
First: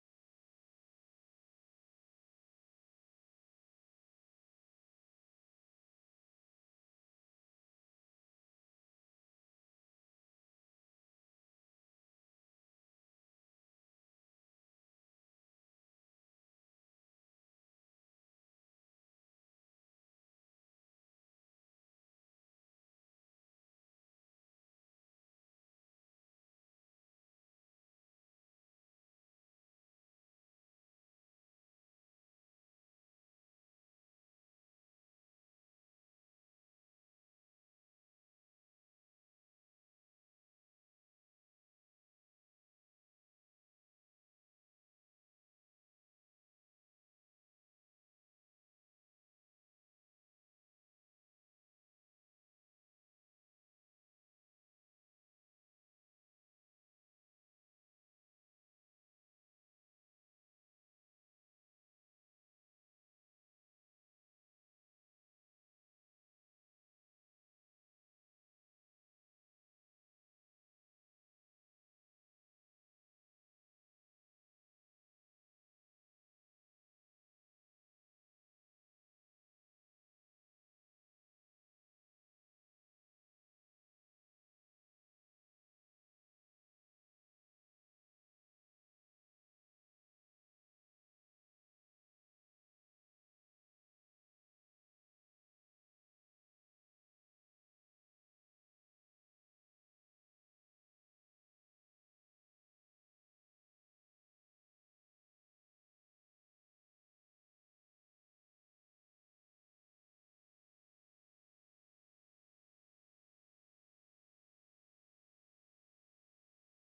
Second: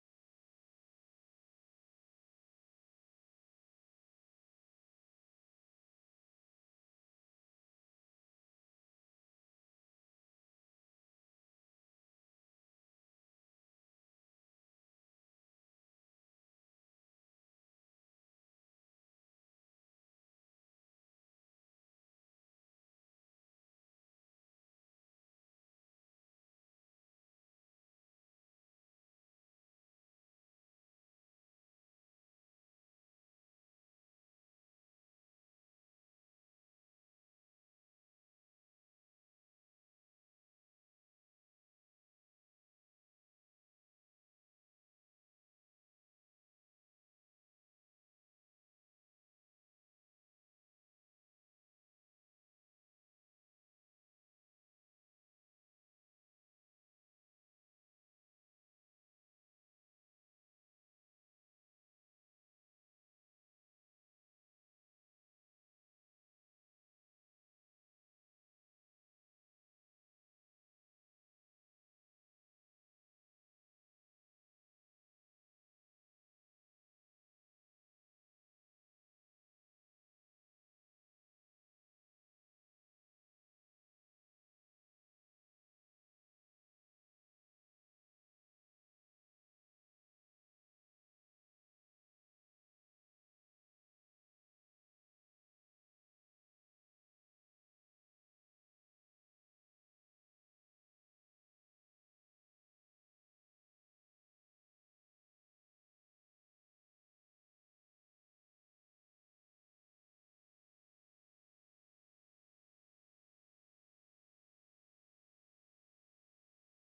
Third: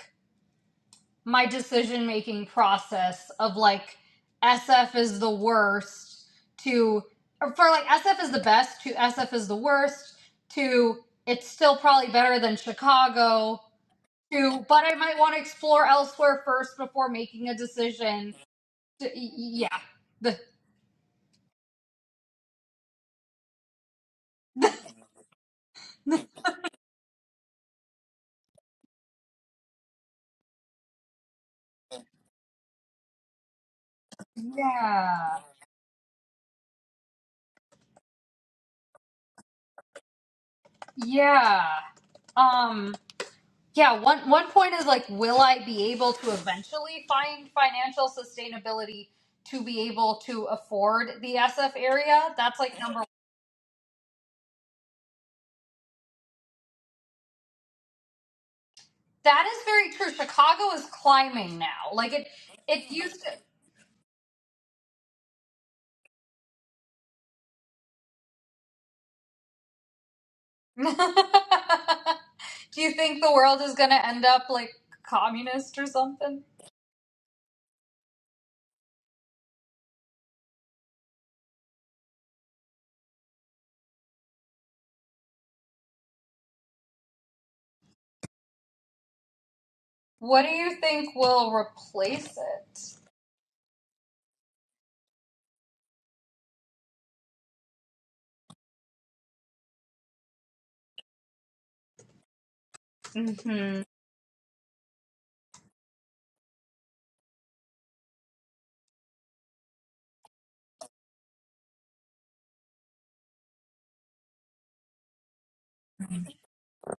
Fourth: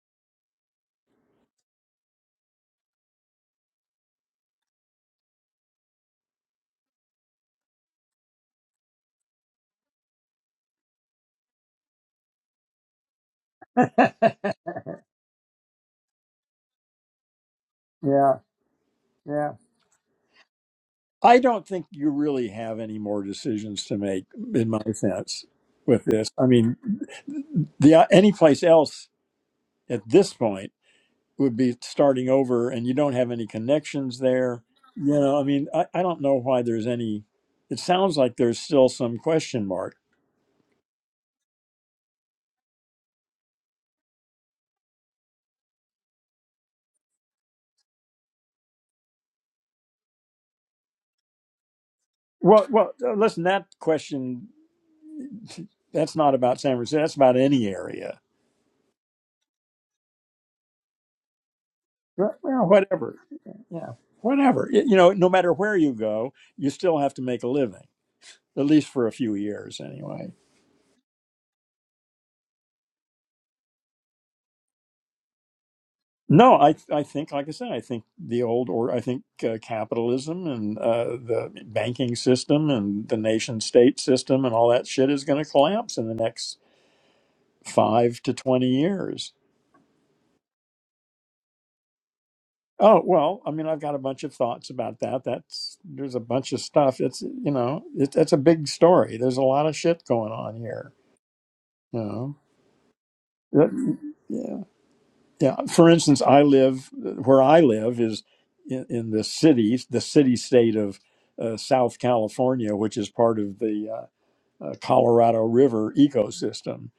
my decision making process of like SF is the worst to or for like SF is the best to SF is the worst to it's still probably better than Chicago to but I might want to explore elsewhere first before making a decision Yeah, to, yeah. yeah the I don't think you really have any more decisions to make, in my sense, with this. I mean, the any place else at this point. would be starting over and you don't have any connections there you know yeah i mean i, I don't know why there's any it sounds like there's still some question mark yeah um Yeah, one one point is like, will I be able to eventually find financial sustainability to be able to afford the SF area? That's well like well number one. uh, listen that question that's not about san francisco that's about any area That is very true. Chicago is climbing now. Like it Right, well it whatever used to yeah whatever Y- you know no matter where you go you still have to make a living at least for a few years anyway Do you think the world is gonna end up like communist or something? No, I I think, like I said, I think the old or I think uh, capitalism and uh, the banking system and the nation state system and all that shit is going to collapse in the next five to twenty years. What do you think will replace Oh well, I mean, I've got a bunch of thoughts about that. That's there's a bunch of stuff. It's you know, it, it's a big story. There's a lot of shit going on here. You it? hmm know, yeah. Yeah, for instance, I live where I live is in, in the city, the city state of uh, South California, which is part of the uh, uh, Colorado River ecosystem,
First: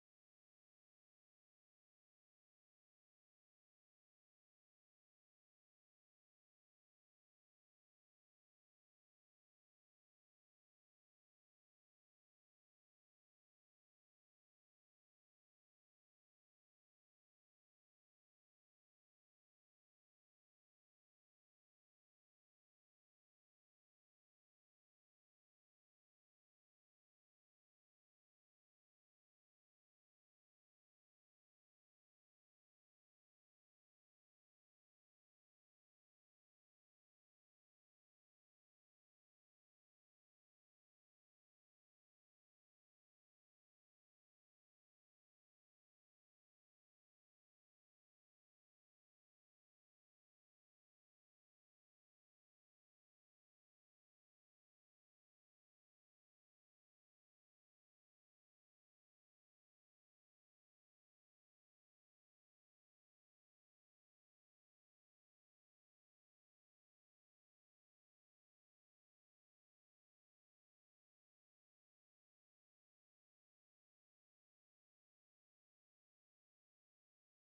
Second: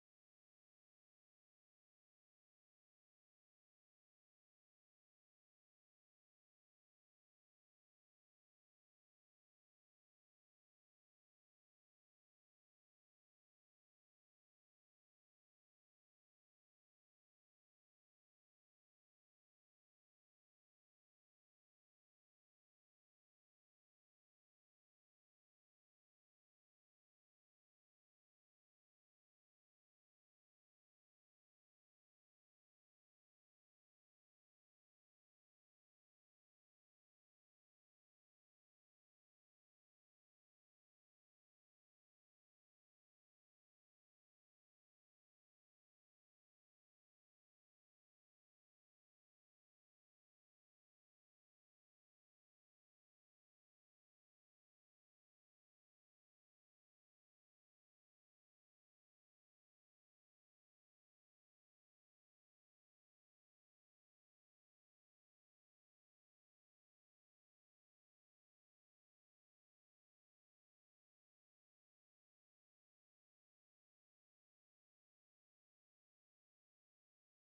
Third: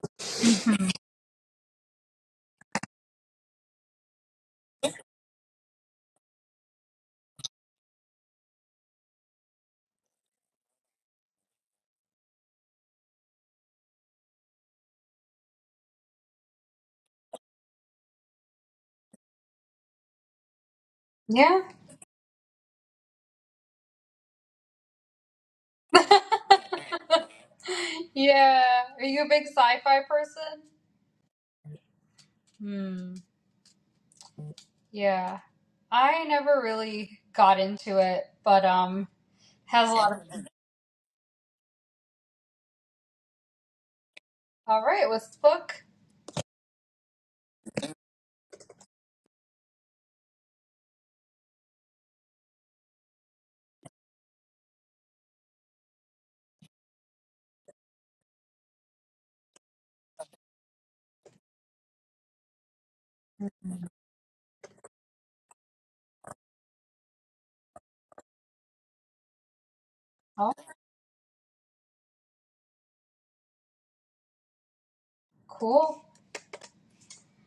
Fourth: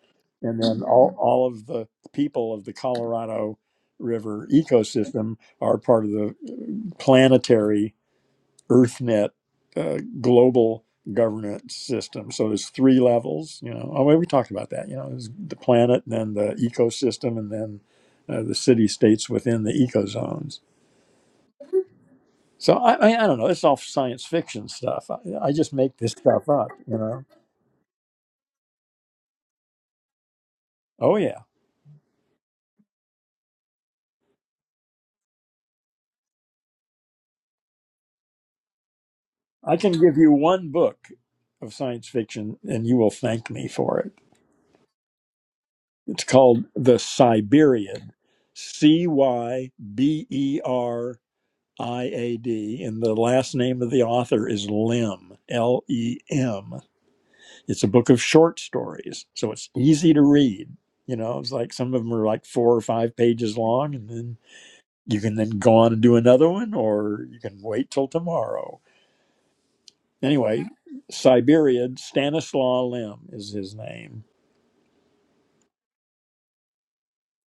and then all all of the people of the Colorado River ecosystem are part of the uh, planetary EarthNet uh, global governance system. So there's three levels. You know, oh, well, we talked about that. You know, there's the planet, then the ecosystem, and then uh, the city states within the ecozones. Yeah. So I, I, I don't know. It's all science fiction stuff. I, I just make this stuff up. You know. yeah. Are you a big sci-fi person? Oh yeah, Hmm. Yeah. I never really got into it, but um I has can a lot give of you one book of science fiction, and you will thank me for it. All right, what's the book? It's called The Siberian. C Y B E R I A D, and the last name of the author is Lim, L E M. It's a book of short stories, so it's easy to read. You know, it's like some of them are like four or five pages long, and then you can then go on and do another one, or you can wait till tomorrow. Oh, Anyway, Siberian Stanislaw Lim is his name, cool.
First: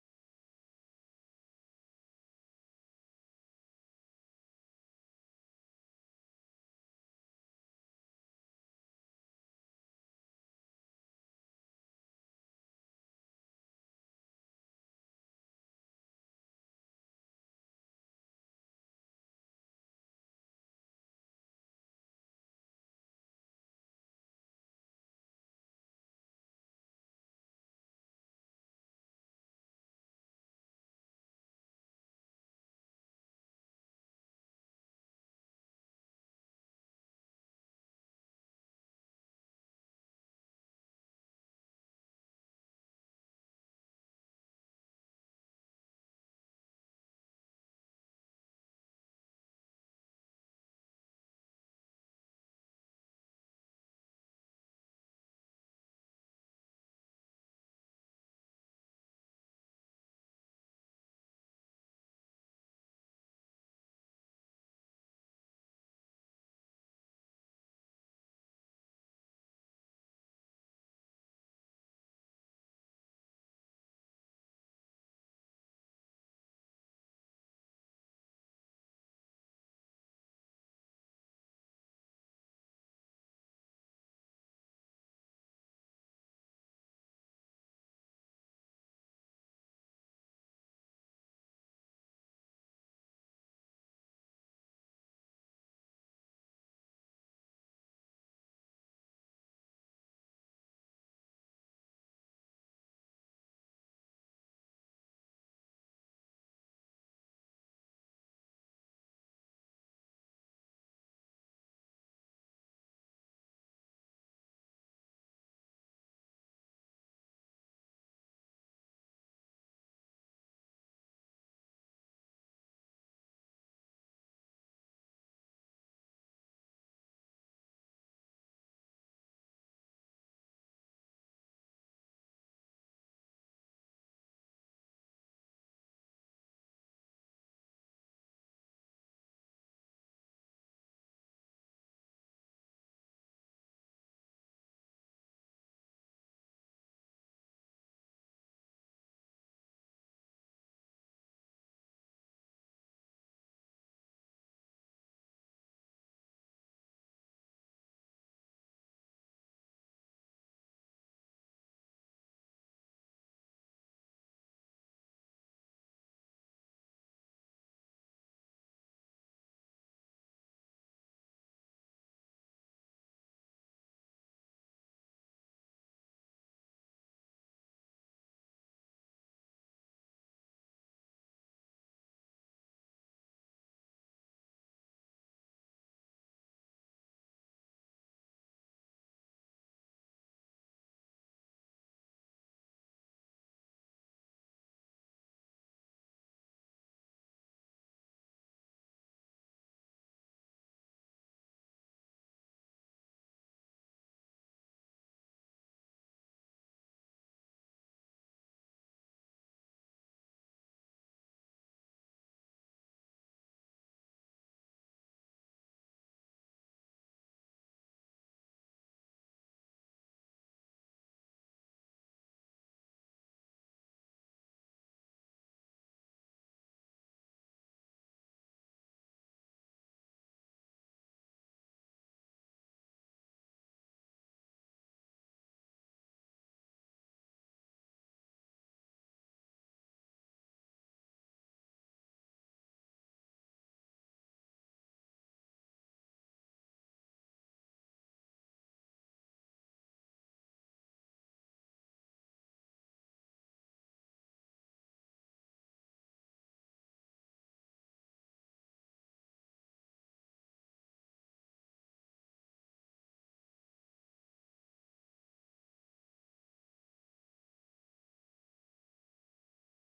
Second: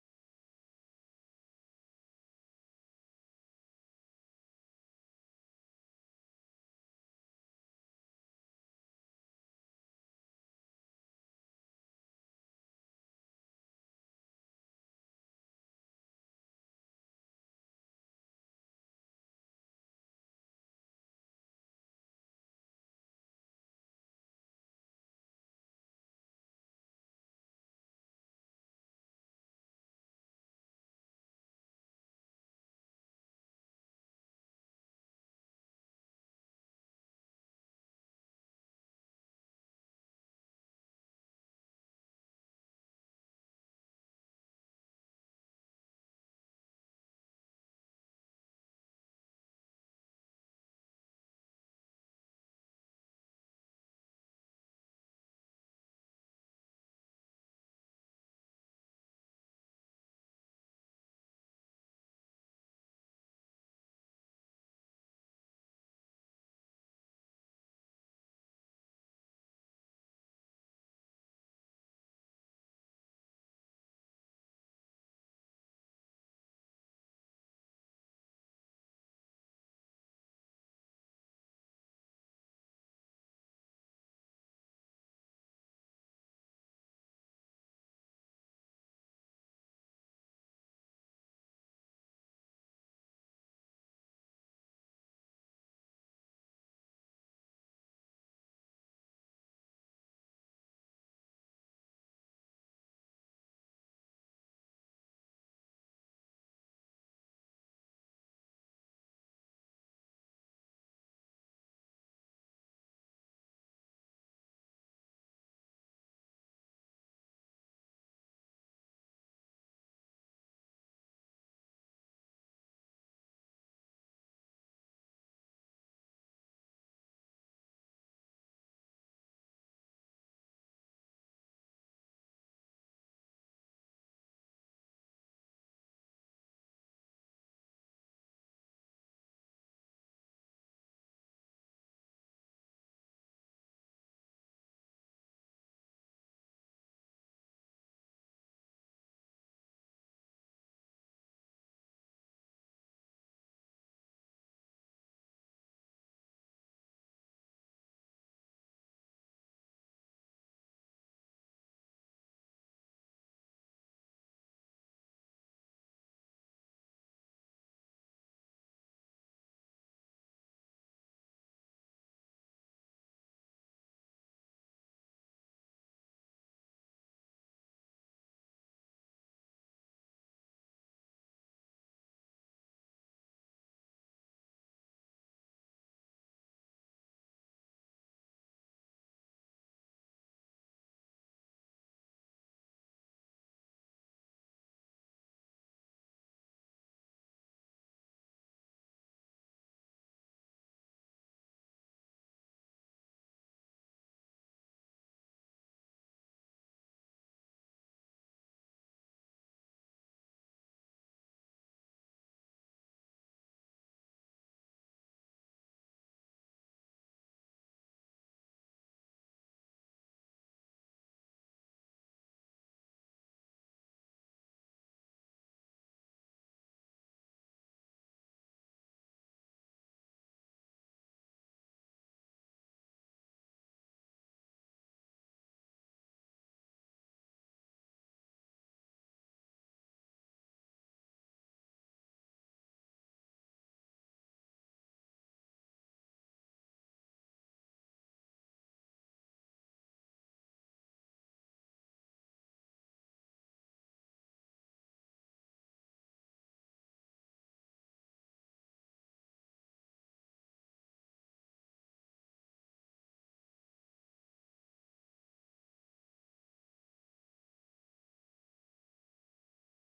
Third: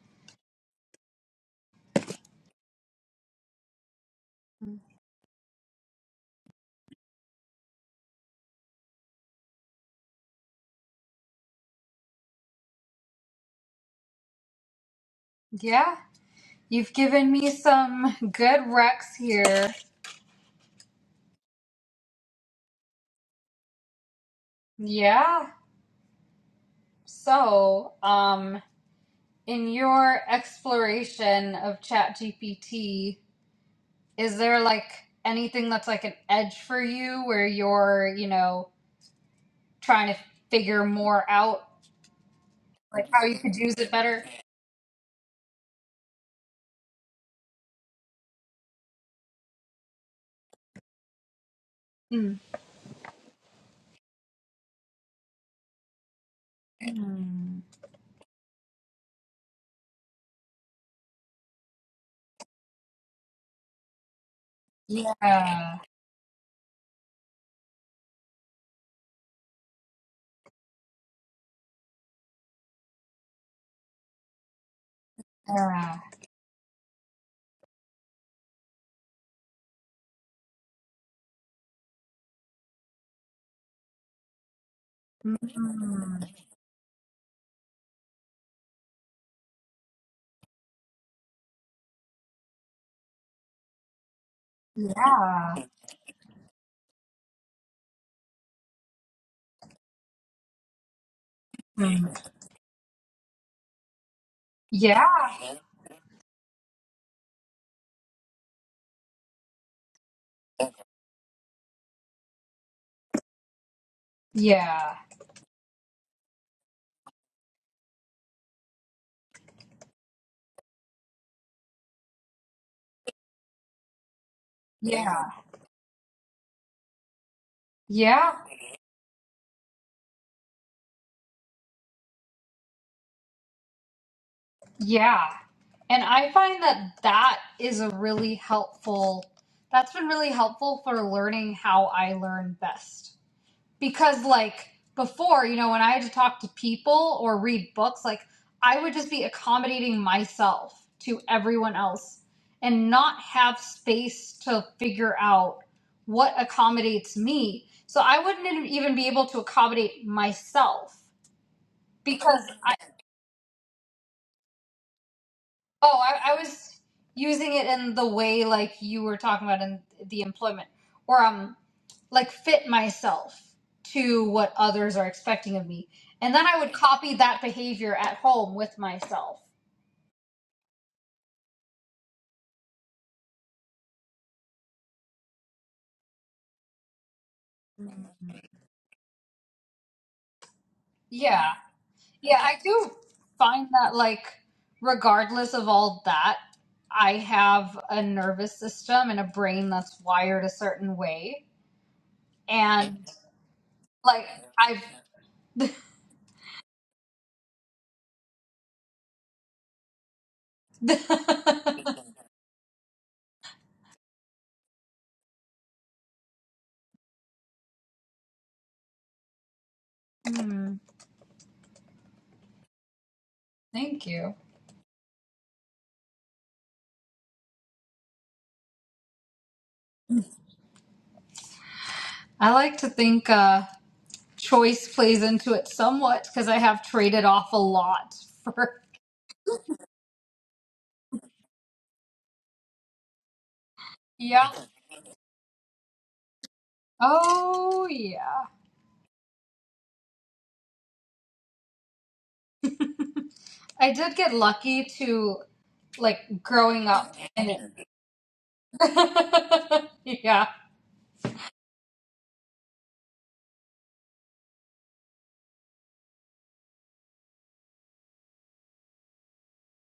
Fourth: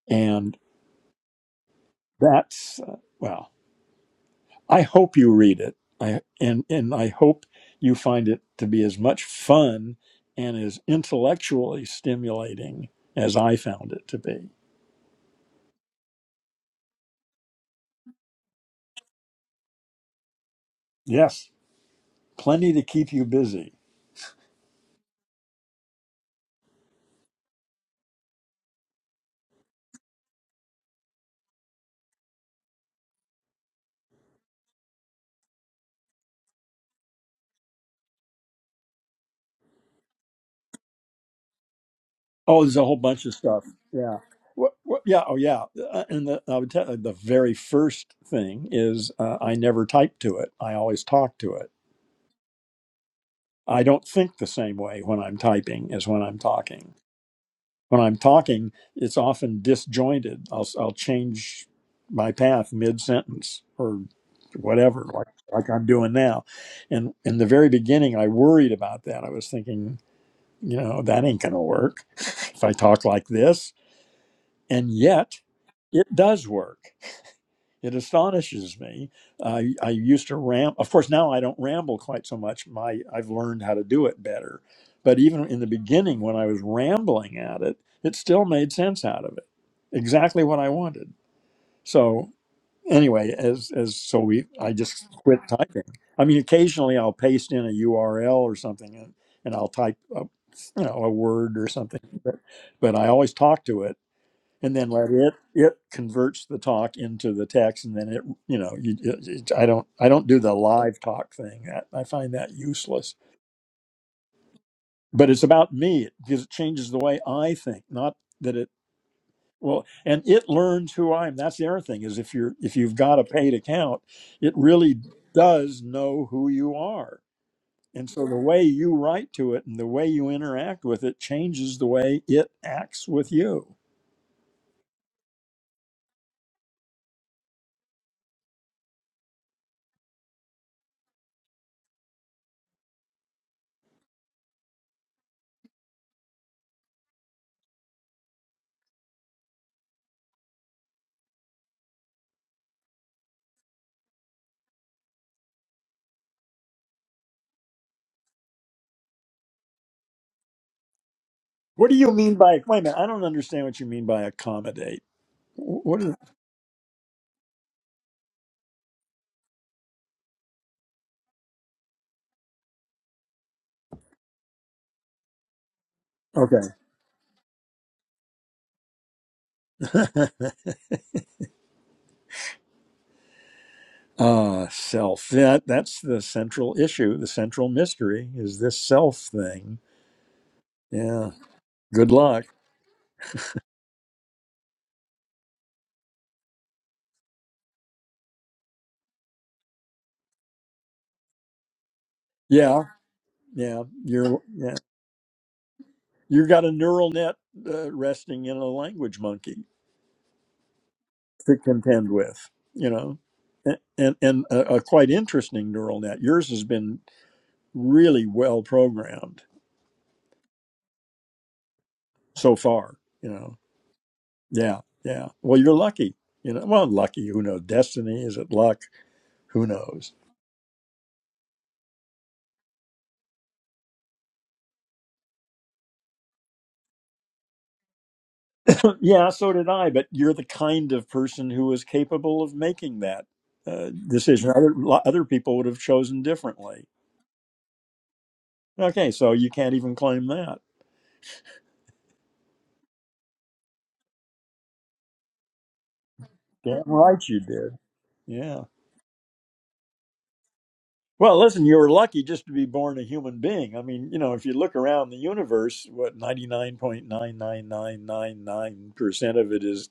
and that's uh, well. I hope you read it. I and and I hope you find it to be as much fun and as intellectually stimulating as I found it to be. Yeah. You've given me some good recs here. Yes, plenty to keep you busy. Yeah. So, um in your exploration of ChatGPT, is there like anything that's like an edge for you where you're, you know, trying to figure more out Oh, there's a whole like how bunch of you could stuff. use it Yeah. better? What, what, yeah. Oh, yeah. Uh, And the, I would tell uh, the very first thing is uh, I never type to it. I always talk to it. Mm. I don't think the same way when I'm typing as when I'm talking. Mm. when I'm talking, it's often disjointed. I'll I'll change my path mid sentence or whatever, like Yeah. like I'm doing now. And in the very beginning, I worried about that. I was thinking, you know, that ain't gonna work if I talk like this. And yet, Yeah. it does work. It astonishes me. I I used to ram. Of course, now I don't ramble quite so much. My I've learned how to do it better. But Mm. even in the beginning, when I was rambling at it, it still made sense out of it, exactly what I wanted. So anyway, as as so we, I just quit Yeah. typing. I mean, occasionally I'll paste in a URL or something, and, and I'll type, a, you know, a word or Mm. something. But but I always talk to it and then let it Yeah. it converts the talk into the text and then it you know you, it, it- i don't i don't do the live talk thing that i find that useless Yeah. but it's about me because it changes the way i think not that it well and it learns who i am that's the other thing is if you're if you've got a paid account it really Yeah. does know who you are and so Yeah. the way you write to it and the way you interact with it changes the way it acts with you Yeah. And I find that that is a really helpful, that's been really helpful for learning how I learn best. because like before you know when i had to talk to people or read books like i would just be accommodating myself to everyone else and not have space to figure out what accommodates me so i wouldn't even be able to accommodate myself what do you mean because by wait a minute i don't understand what you mean by accommodate Oh, What is I, I was using it in the way like you were talking about in the employment, or um, like fit myself to what others are expecting of me, and then I would okay? copy that behavior at home with myself. Ah, self. Yeah, that's the central issue, the central mystery is this self thing. Yeah. Yeah, Good yeah, luck. I do find that like regardless of all that, I have a nervous system and a brain that's wired a certain way, Yeah. and Yeah. like You're. Yeah. I've. You have got a neural net uh, resting in a language monkey to contend with. You know. A- And and a, a quite interesting neural net. Yours has been really well programmed Hmm, so far. You know. thank you. Yeah, yeah. Well, you're lucky. You know. Well, lucky. Who knows? Destiny is it luck? Who knows? I like to think uh, choice plays into it somewhat because I have traded off a lot for. Yeah, so did I. But you're the kind of person who is capable of making that uh, decision. Yeah. Other, lo- other people would have chosen differently. Oh, yeah. Okay, so you can't even claim that. I did get lucky to like Damn growing up right you in it. did. Yeah. yeah. Well, listen, you were lucky just to be born a human being. I mean, you know, if you look around the universe, what, 99.99999% of it is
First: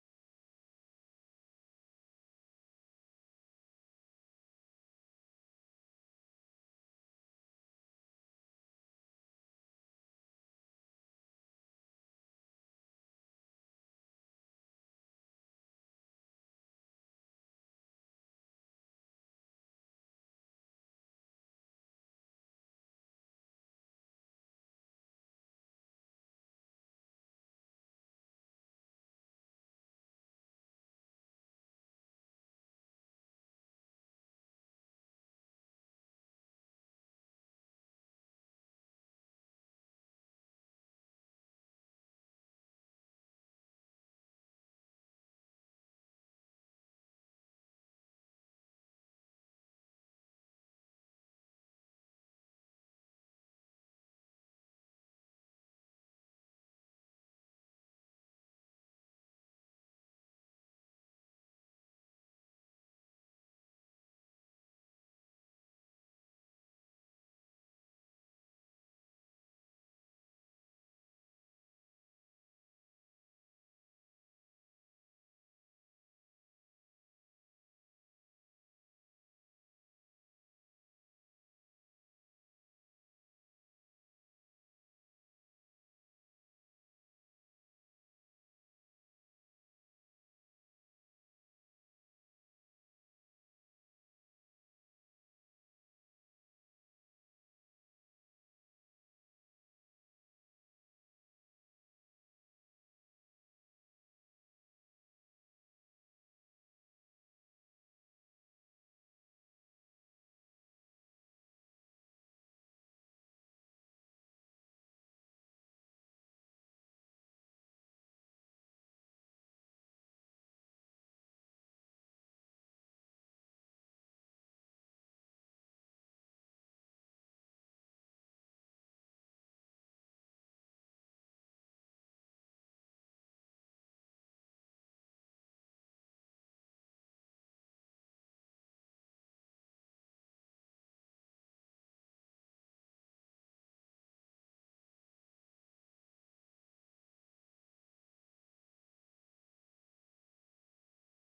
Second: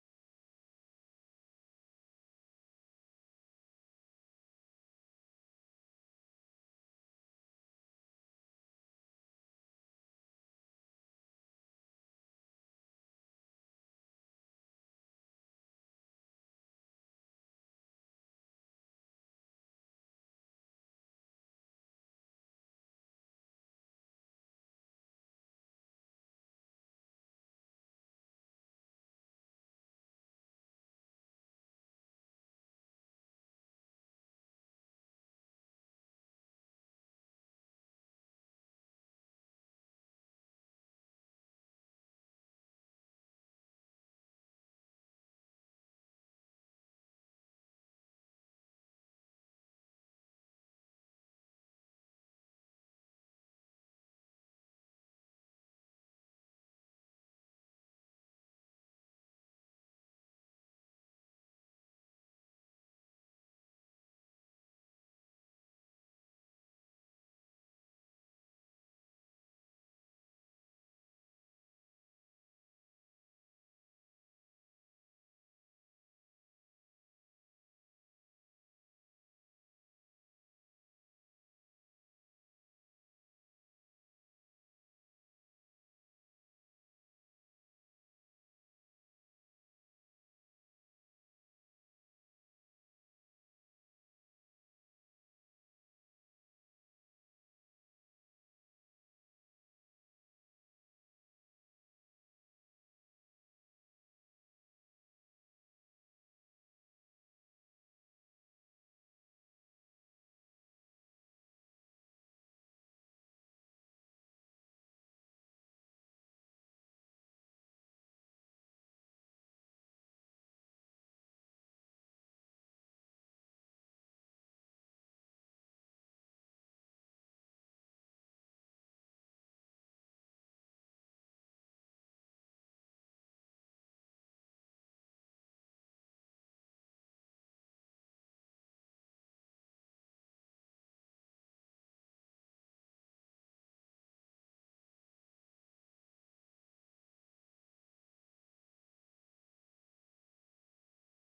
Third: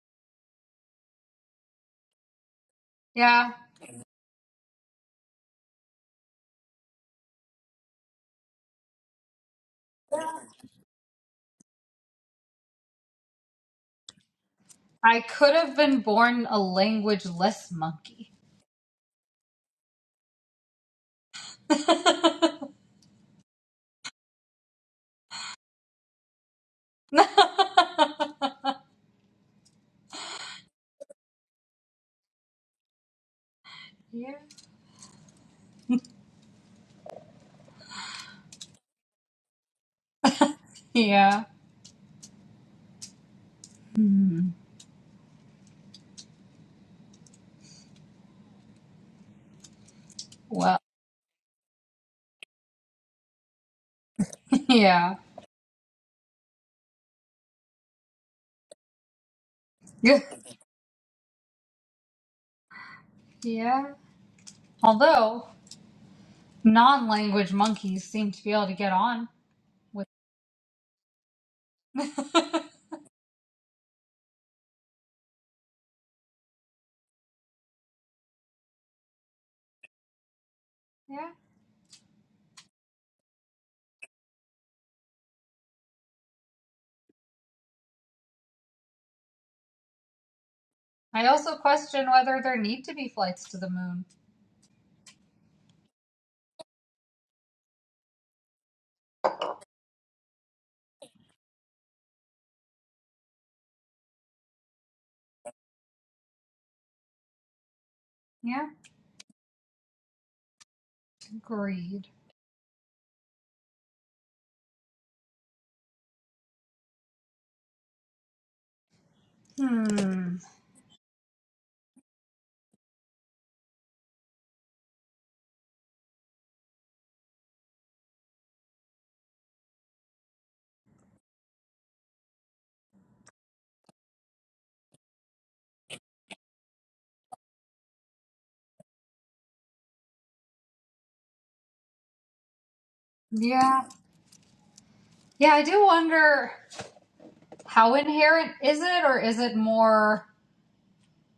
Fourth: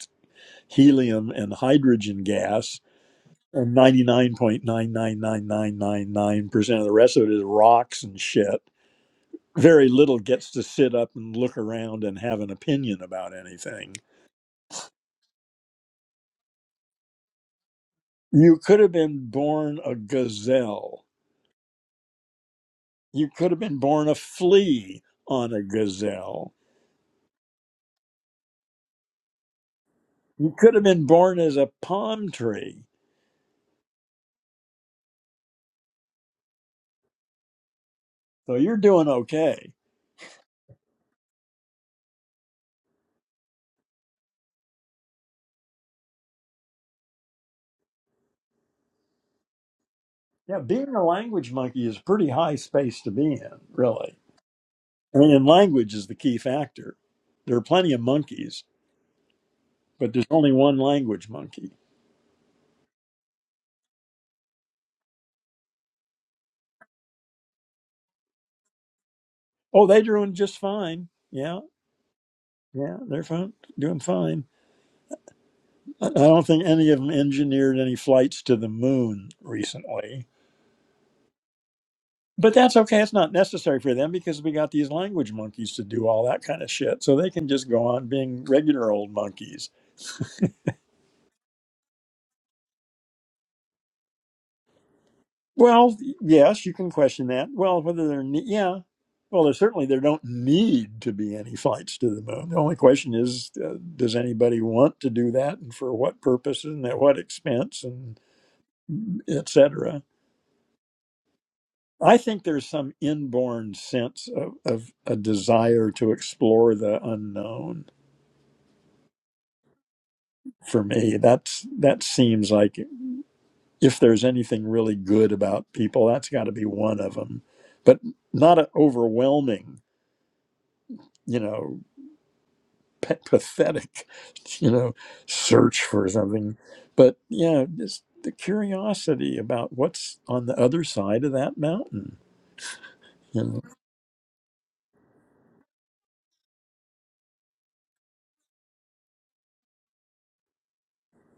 helium and hydrogen gas, Yeah. and 99.99999% of the rest of it is rocks and shit very little gets to sit up and look around and have an opinion about anything. I could have been born a languageless monkey. You could have been born a gazelle. You could have been born a flea on a gazelle. yeah. You could have been born as a palm tree. So you're doing okay. Yeah. Hmm. Yeah, Well, being a language monkey is pretty high space to be in, really. yeah. I mean, and language is the key factor. There are plenty of monkeys, but there's only one language monkey. yeah. Although non language monkeys seem to be able to get on Oh, they're with. doing just fine. Yeah, yeah, they're fine, doing fine I don't think any of them engineered any flights to the moon recently. Yeah. But that's okay. It's not necessary for them because we got these language monkeys to do all that kind of shit. So they can just go on being regular old monkeys. I also question whether there need to be flights to the moon. Well, yes, you can question that. Well, whether they're, ne- yeah. Well, there's certainly there don't need to be any flights to the moon. The only question is, uh, does anybody want to do that, and for what purposes, and at what expense, and Yeah. etc. Agreed. I think there's some inborn sense of, of a desire to explore the unknown Hmm. for me. That's that seems like if there's anything really good about people, that's got to be one of them, but not an overwhelming, you know, pa- pathetic, you know, search for something. But yeah, just the curiosity about what's on the other side of that mountain. You know? Yeah. Yeah, I do wonder how inherent is it or is it more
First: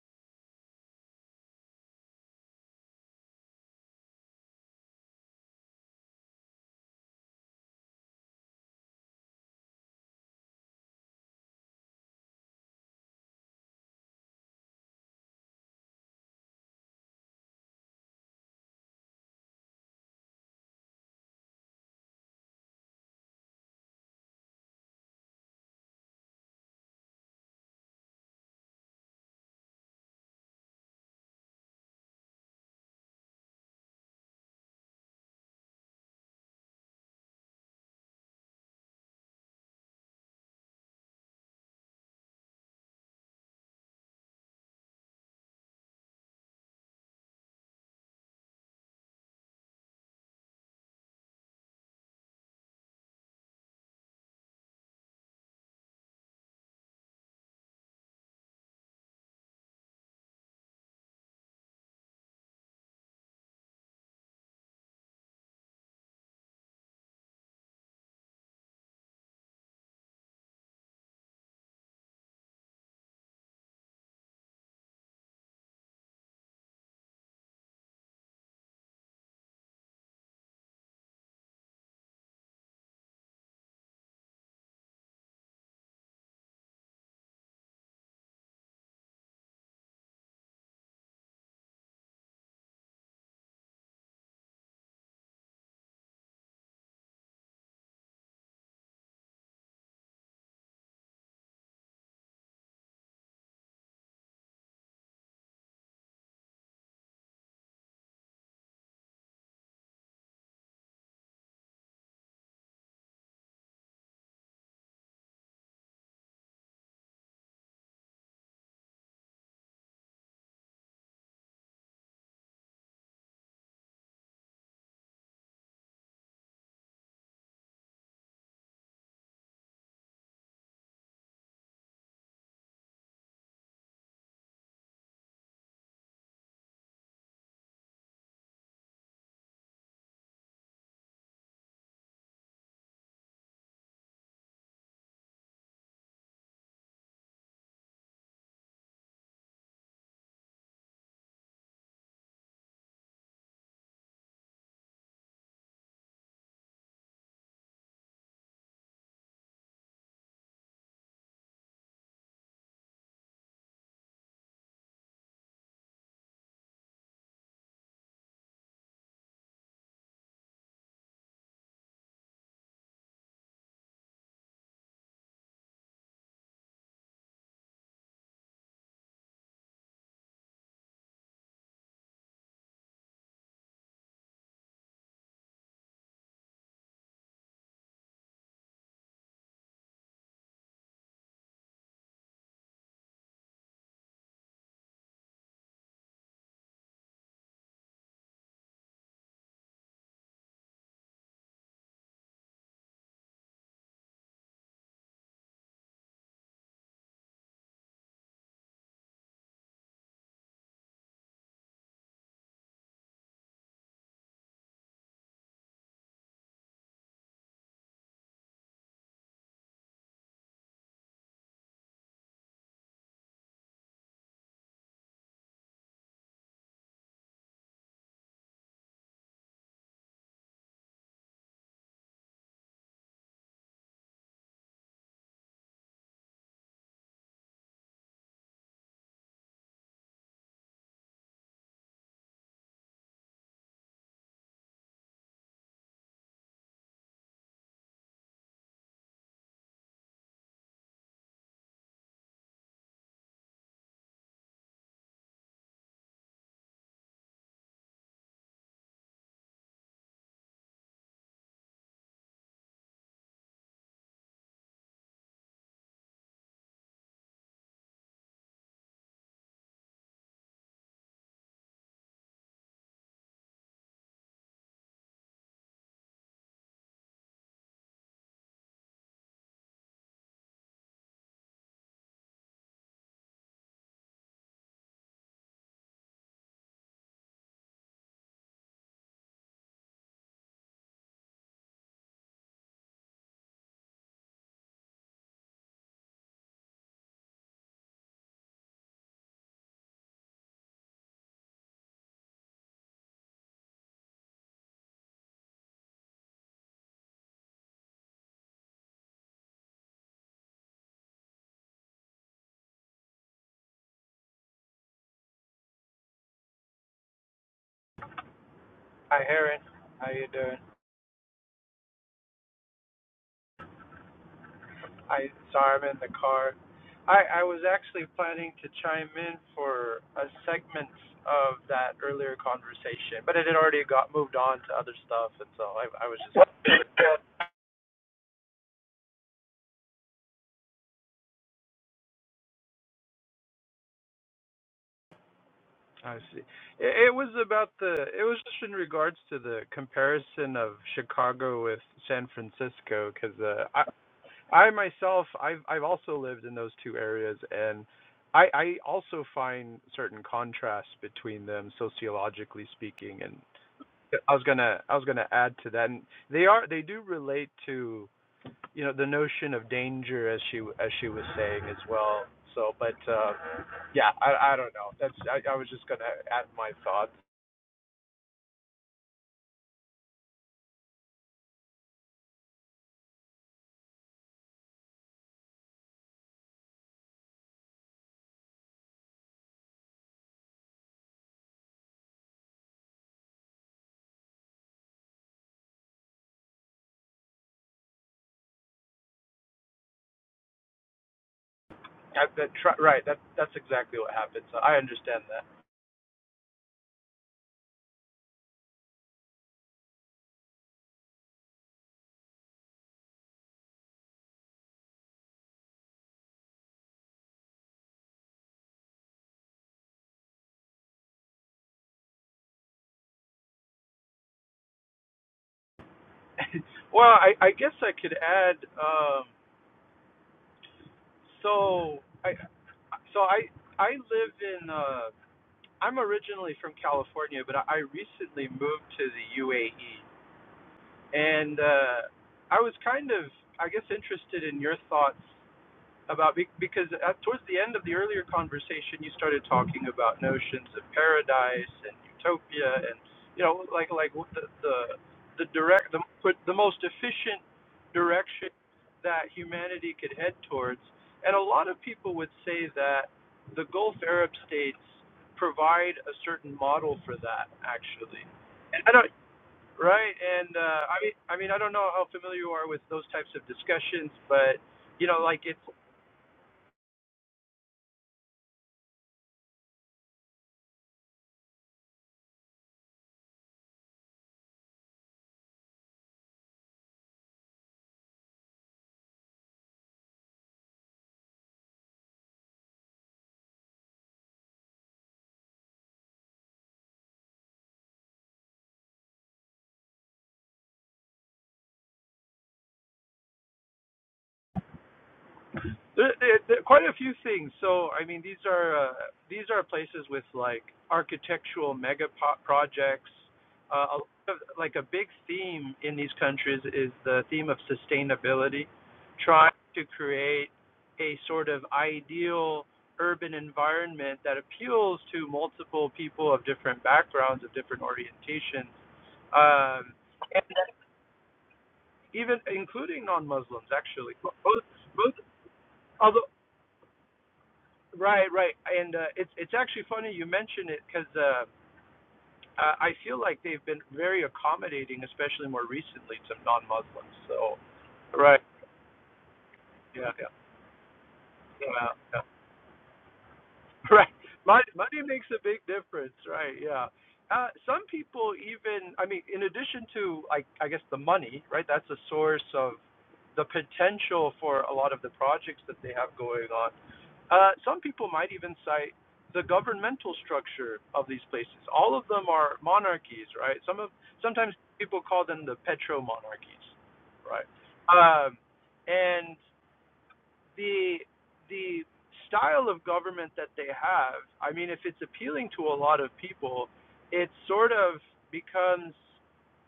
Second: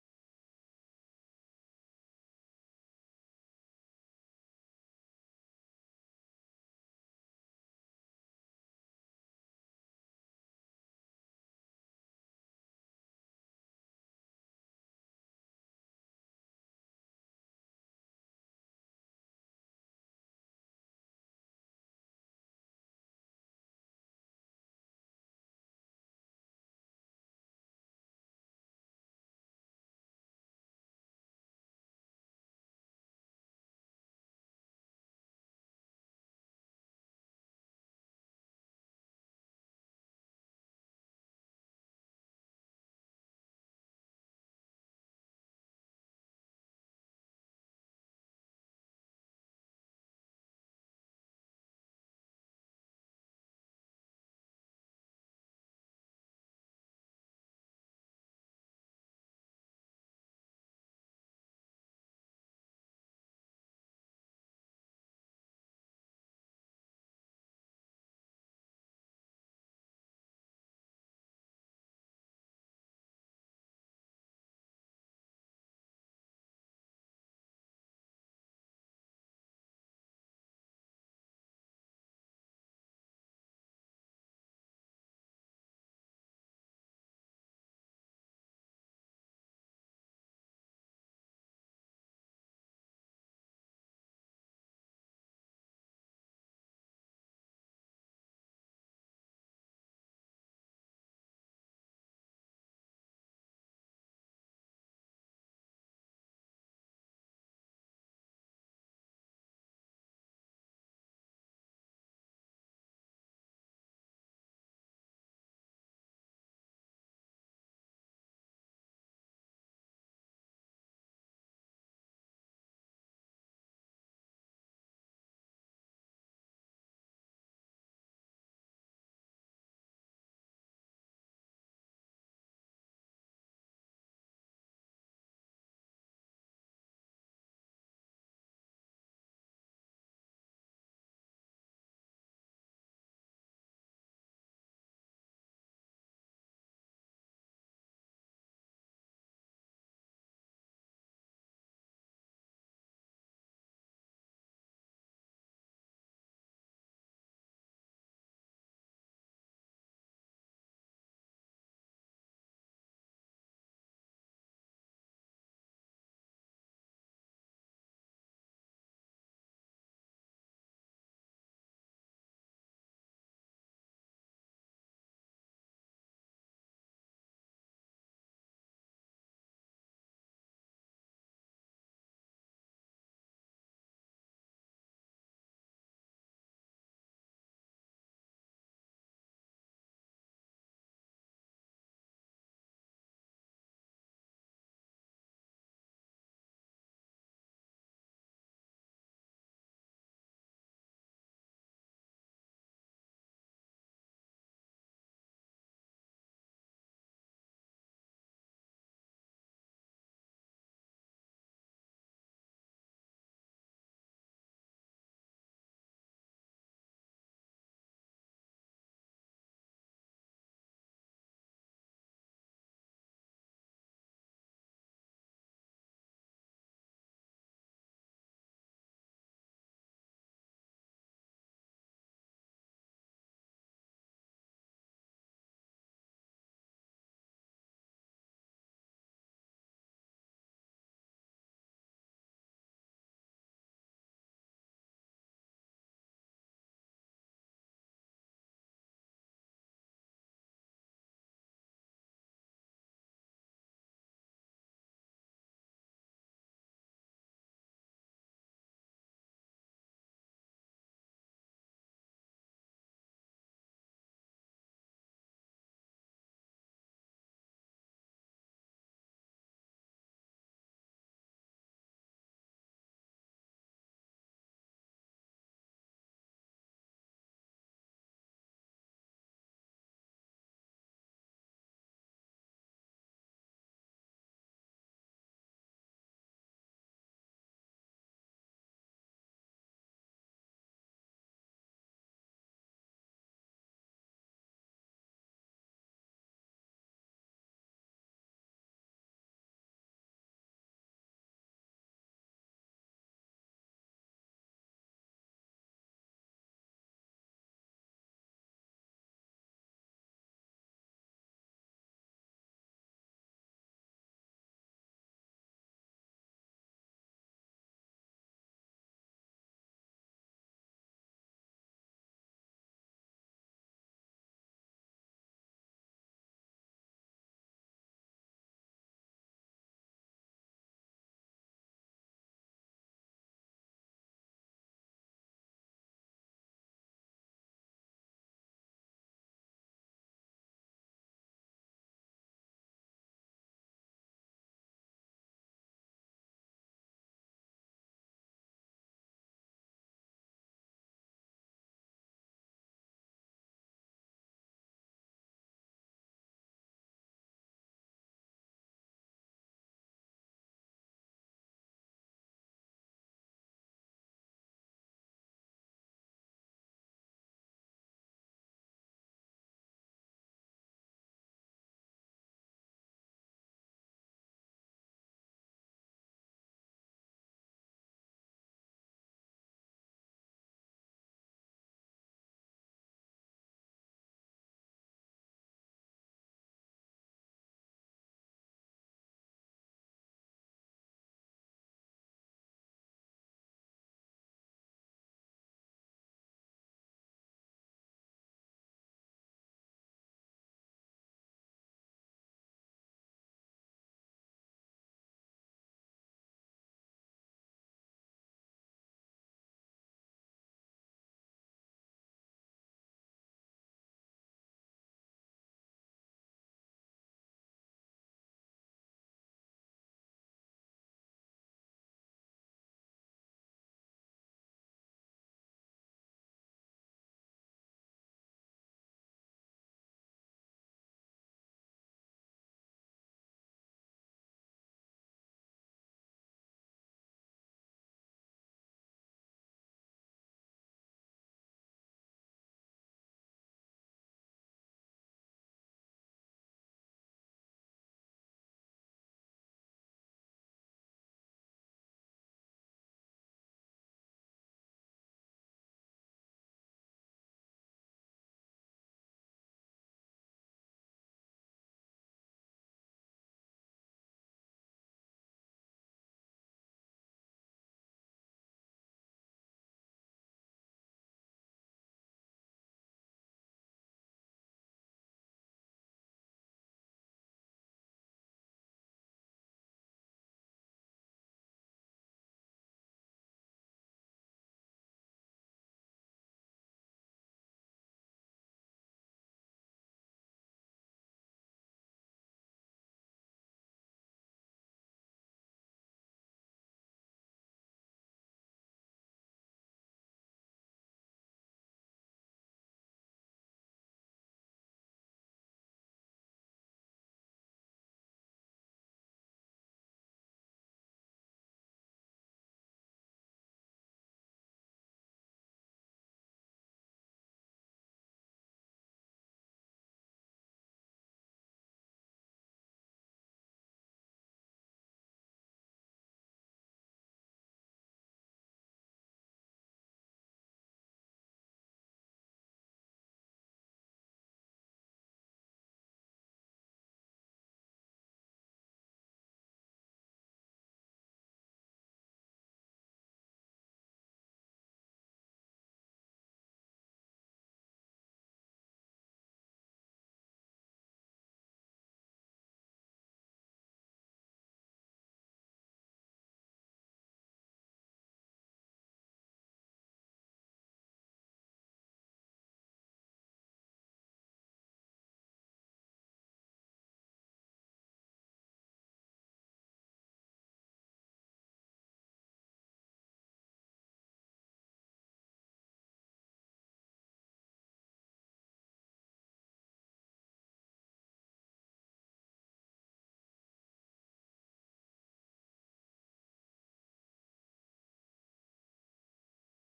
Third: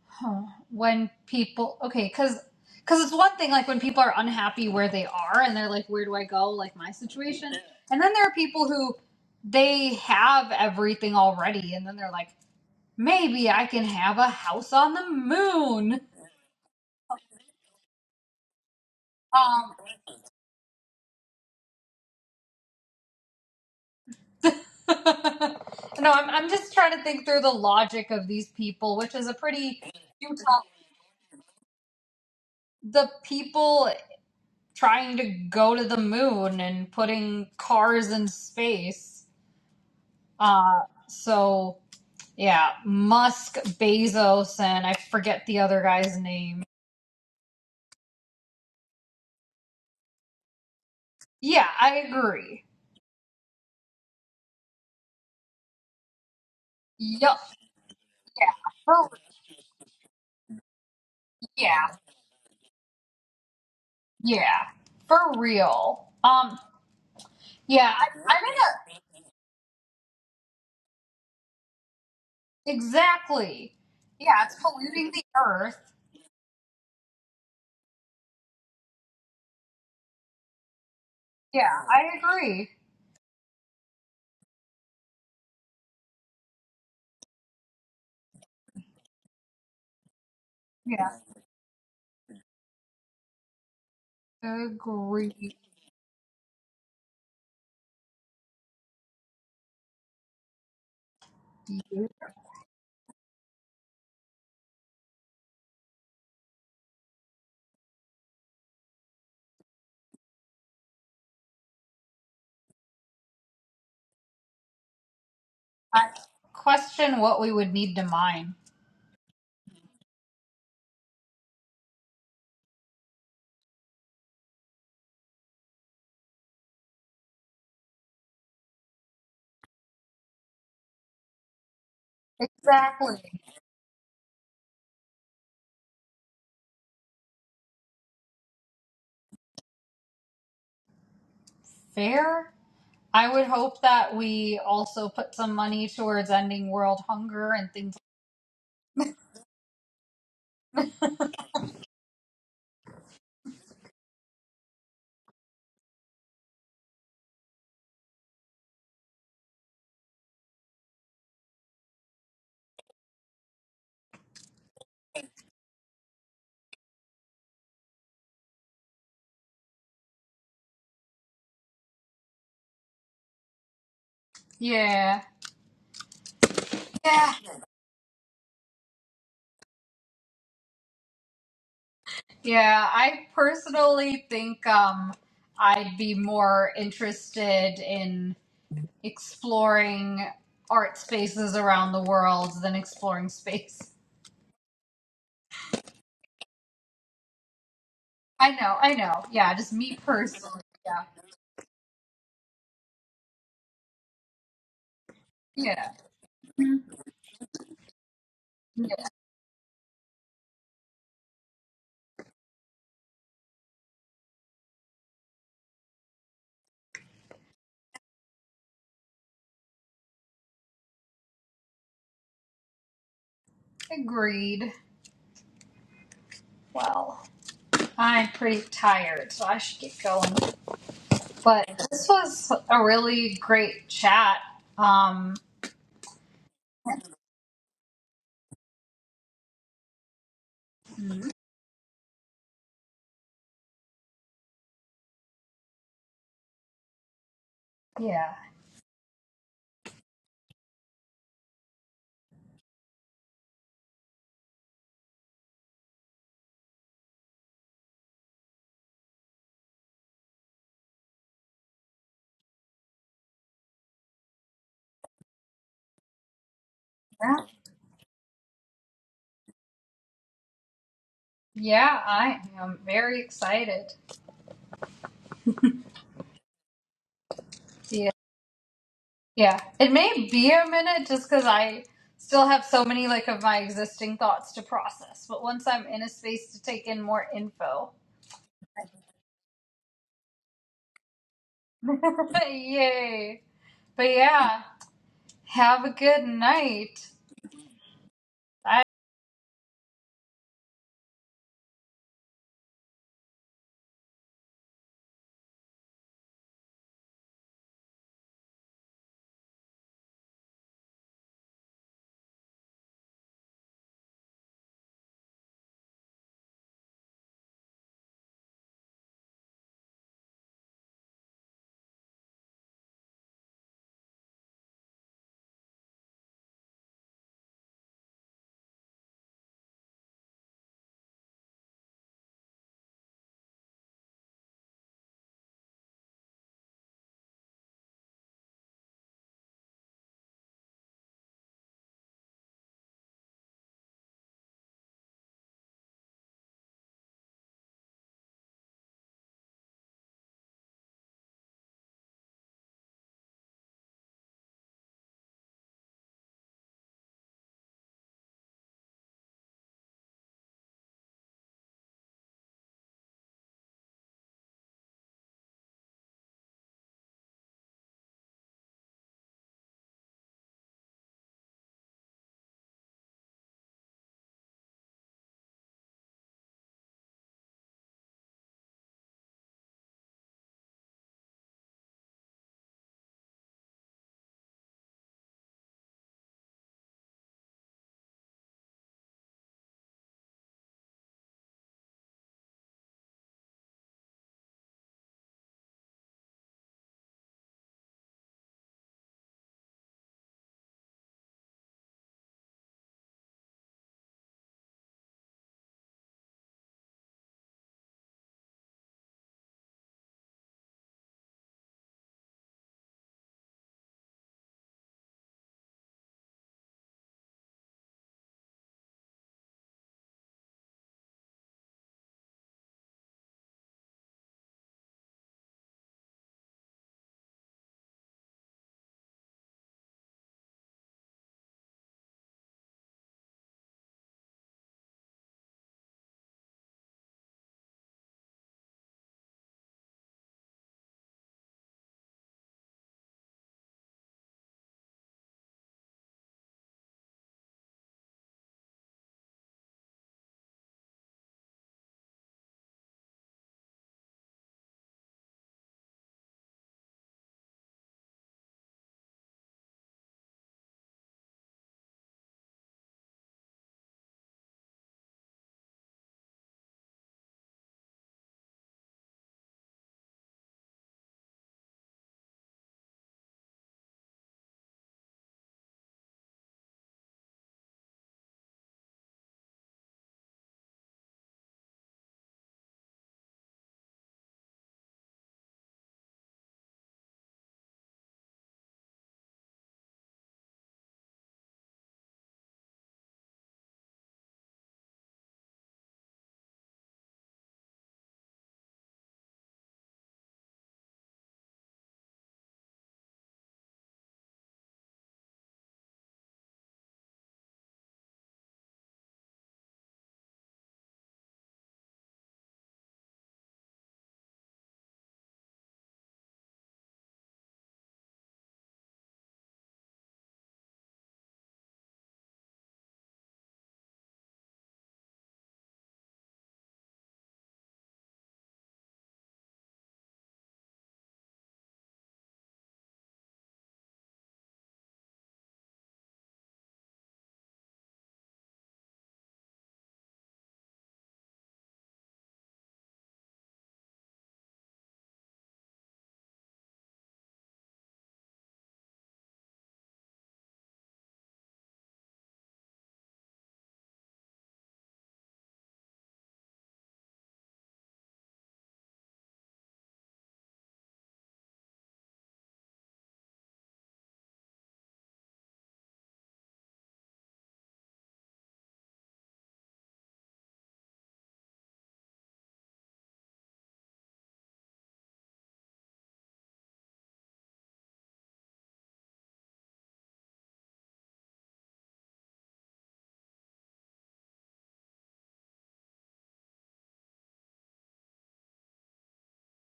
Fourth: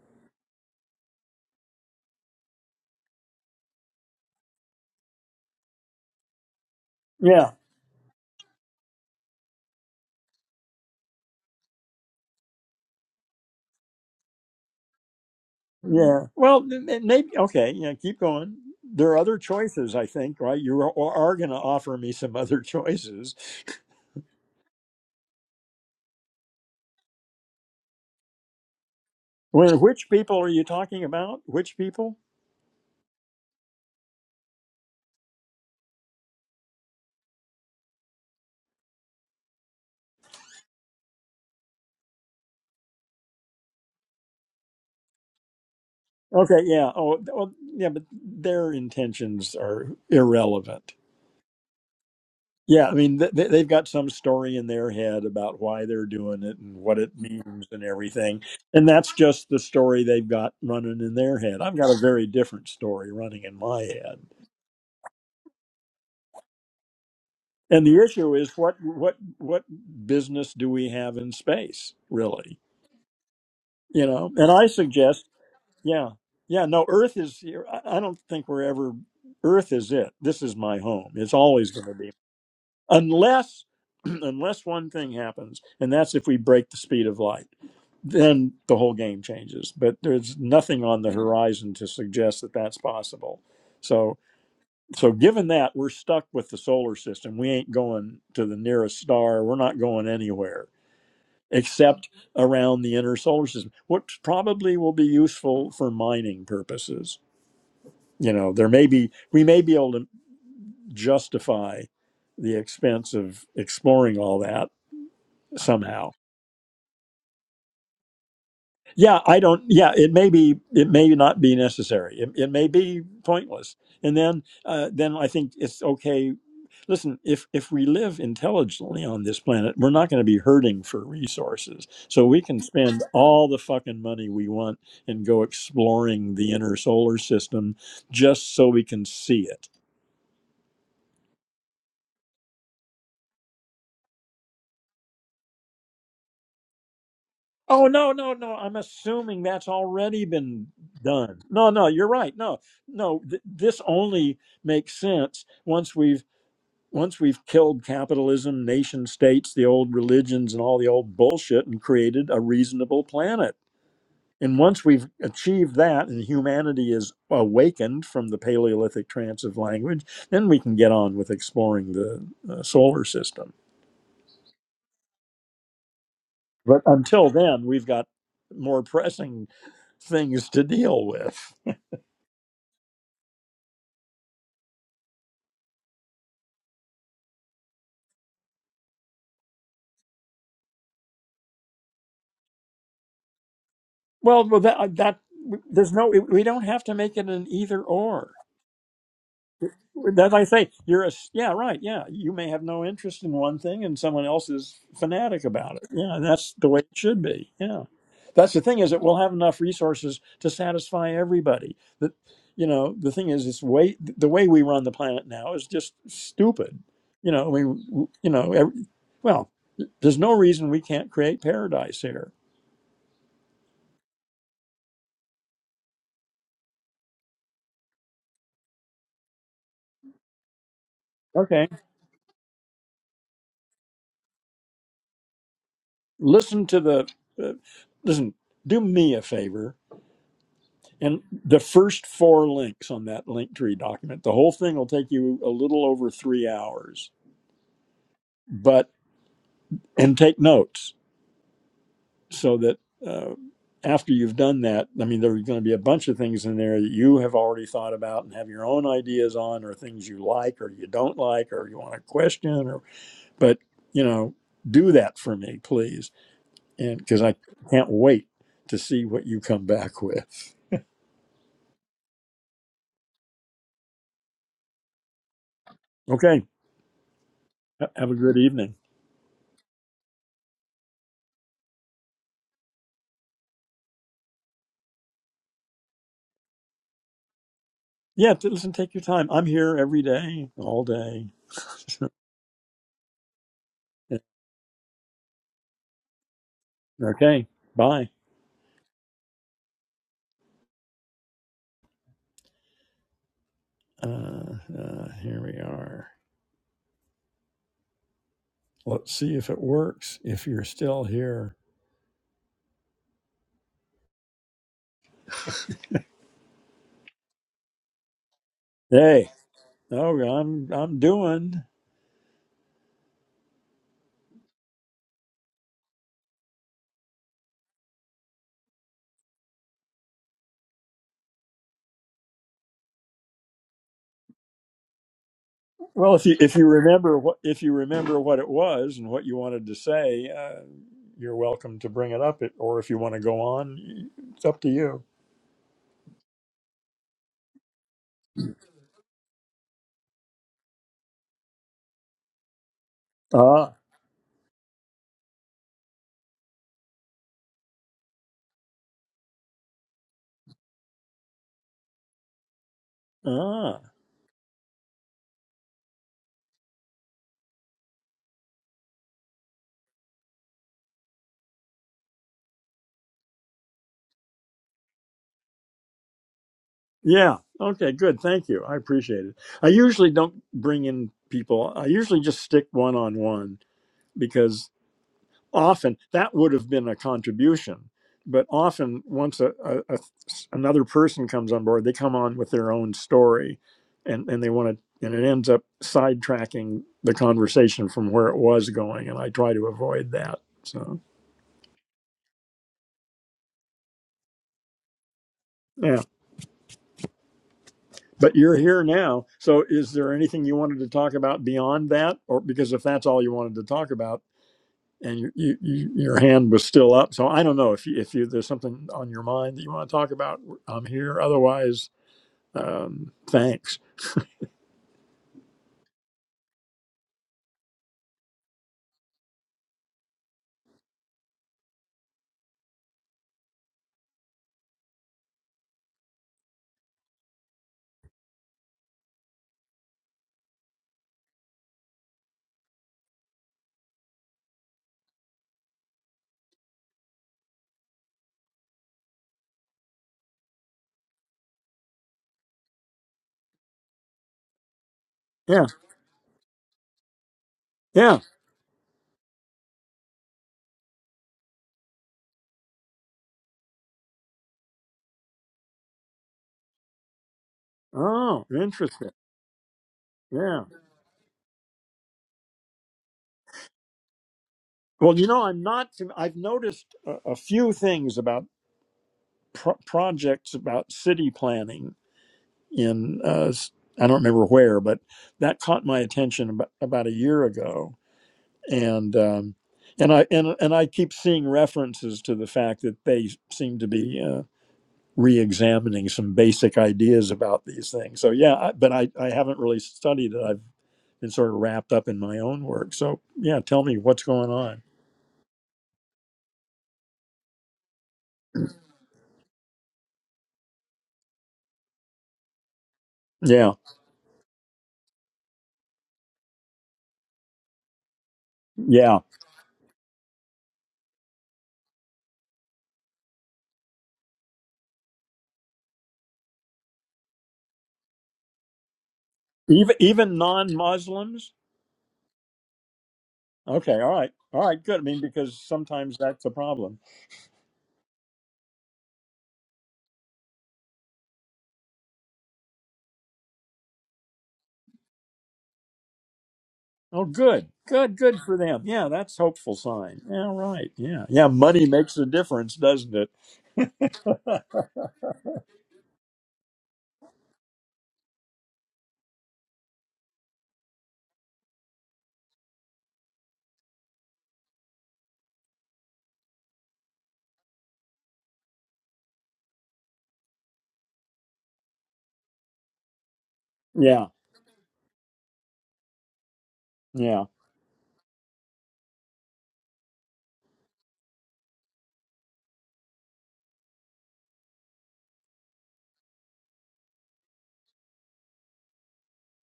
huh, when people okay, cuz cuz it's one thing like when people are unhappy where they are and they're like where do I go like my Yeah. situation. And then there are people who they have everything already and then they're like maybe I can have a house on the moon. Yeah. Well, m- m- maybe okay. Yeah, keep going. There are other Um choices, I think, right? You are, are going to offer me some other choices. no, I'm I'm just trying to think through the logic of these people, which is a Well, pretty which people are you talking about? Which people? the people trying to go to the moon and putting cars in space. Uh so yeah, Musk, Bezos, and I forget the other guy's Okay, name. yeah. Oh, th- well, yeah, but their intentions are irrelevant. Yeah, I agree. Yeah, I mean, th- th- they've got some story in their head about why they're doing it and what it Yup, means and everything. yeah, And for that's just the story they've got running in their head. I've yeah, got a very different story running in my head. yeah, for real. Um, And yeah, the I, issue I'm in is what what what business do we have in space, really? a exactly. You know, Yeah, and it's I polluting the suggest, earth. yeah, yeah, no, Earth is. here. I I don't think we're ever. Earth is it. This is my home. It's Yeah, always going to be, I agree. unless unless one thing happens, and that's if we break the speed of light. Then the whole game changes. But there's nothing on the Yeah, horizon to suggest that that's possible. So so given agree. that we're stuck with the solar system we ain't going to the nearest star we're not going anywhere except around the inner solar system which probably will be useful for mining purposes you know there may be we may be able to justify the expense of exploring all that I somehow question what we would need to mine. yeah i don't yeah it may be it may not be necessary it, it may be pointless and then uh, then i think it's okay listen if if we live intelligently on this planet we're not going to be hurting for resources so we can spend Exactly. all the fucking money we want and go exploring the inner solar system just so we can see it Fair. I would hope that we also put some money towards ending world hunger and oh things. no no no i'm assuming that's already been done no no you're right no no th- this only makes sense once we've once we've killed capitalism nation states the old religions and all the old bullshit and created a reasonable planet And once we've achieved that and humanity is awakened from the Paleolithic trance of language, then we can get on with exploring the uh, solar system. Yeah, But until then, we've got more pressing things to deal with. yeah. I personally think um, I'd be more interested in exploring art spaces around the world than exploring space. Well, well that, uh, that there's no, we don't have to make it an either or. I know, I know. Yeah, just me That's I personally. say yeah. you're a s- yeah right yeah you may have no interest in one thing and someone else is fanatic about it Yeah. yeah that's the way Mhm. it should be yeah that's the thing is that Yes, we'll have enough resources to satisfy everybody that you know the thing is it's way the way we run the planet now is just stupid you know we you know every, well there's no reason we can't create paradise here agreed. Well, I'm pretty tired, so I should get going. okay But this was a really great chat. Um, listen to the uh, listen do me a favor And the first four links on that Linktree document, the whole thing will take you a little over three hours, yeah. but and take notes so that uh, after you've done that, I mean, there's going to be a bunch of things in there that you have already thought about and have your own ideas on, or things you like or you don't like, or you want to question, or but you know, do that for me, please, and because I Yeah, can't wait to see what you come back with. Yeah, I am very excited. Okay, ha- Yeah. have a good evening. Yeah. It may be a minute just because I still have so many like of my existing thoughts to process. But once I'm in a space to take in more info. Yeah, t- listen, take your time. I'm here every day, all day. Yay. But yeah, have a good night. okay, bye. Uh, uh, here we are. Let's see if it works. If you're still here, Hi, hey, Aaron. How oh, you doing? I'm I'm doing I sorry I'm in the car. I I was actually planning to chime in for a segment of that earlier conversation, but it had already got moved on to other stuff, and so I I well. was If you just. if you remember what if you remember what it was and what you wanted to say, uh, you're welcome to bring it up. It, or if you want to go on, it's up to you. I see. It, it was about the. It was just in regards to the comparison of Chicago with San Francisco, because uh, Ah, I I myself, I've I've also lived in those two areas, and I I also find certain contrasts between them sociologically speaking. And ah. I was gonna I was gonna add to that, and they are they do relate to you know the notion of danger as she as she was saying as well. So, but uh, yeah, I I don't know. That's I, I was just gonna add my thoughts. Yeah. Okay. Good. Thank you. I appreciate it. I usually don't bring in people. I usually just stick one on one because often that would have been a contribution. But often, once a, a, a another person comes on board, they come on with their own story, and and they want to, and it ends up sidetracking the conversation from where it was going. And I try to avoid that. So I, that, right, that that's exactly what happened. So I understand that. yeah. But you're here now. So is there anything you wanted to talk about beyond that? Or because if that's all you wanted to talk about and you, you, you, your hand was still up. So I don't know if you, if you, there's something on your mind that you want to talk about. I'm here. Otherwise, um, thanks. well, I I guess I could add. Um, So I, so I, I live in. Uh, I'm originally from California, but I recently moved to the UAE, and uh, I was kind of, I guess, interested in your thoughts about because at, towards the end of the earlier conversation, you started talking about notions of paradise and utopia, and you know, like like the the the Yeah. direct the the most efficient Yeah. direction that humanity could head towards, and a lot of people would say that the Gulf Arab states provide a certain model for that actually, Oh, and I don't. interesting. Right, and Yeah. uh, I mean, I mean, I don't know how familiar you are with those types of discussions, but you Well, know, you know, like it's I'm not, I've noticed a, a few things about pro- projects about city planning in, uh, s- I don't remember where, but that caught my attention about, about a year ago and um, and I and and I keep seeing references to the fact that they seem to be uh, re-examining some basic ideas about these things. So yeah, I, but I I haven't really studied it. I've been sort of wrapped up in my own work. So yeah, tell me what's going on. There, there, there, quite a few things. So, I mean, these are uh, these are places with like architectural mega po- projects. Yeah, Uh, a lot of, like a big theme in these countries is the theme of sustainability, yeah. trying to create a sort of ideal urban environment that appeals to multiple people of different backgrounds, of different orientations, um, Even even and non-Muslims. even including non-Muslims. Okay, all Actually, right, both all right, good. I both. mean, because sometimes although. that's a problem. Right, right, and uh, it's it's actually funny you mention it because uh, uh, I feel like they've been very accommodating, especially more recently to non-Muslims. Oh, So, good, good, right, good for them. Yeah, that's hopeful yeah, sign. Yeah, right. Yeah, yeah. Money yeah, makes yeah. a difference, doesn't it? Right. Money, money makes a big difference, right? Yeah. Uh, some people even, I mean, in addition to, I, I guess, the money, right? That's a source of the potential for a lot of the projects that they have going on. Uh, some people might even cite the governmental structure of these places. All of them are monarchies, right? Some of Yeah. sometimes people call them the petro monarchies, Yeah. right? Um, and the the style of government that they have, I mean, if it's appealing to a lot of people, it sort of becomes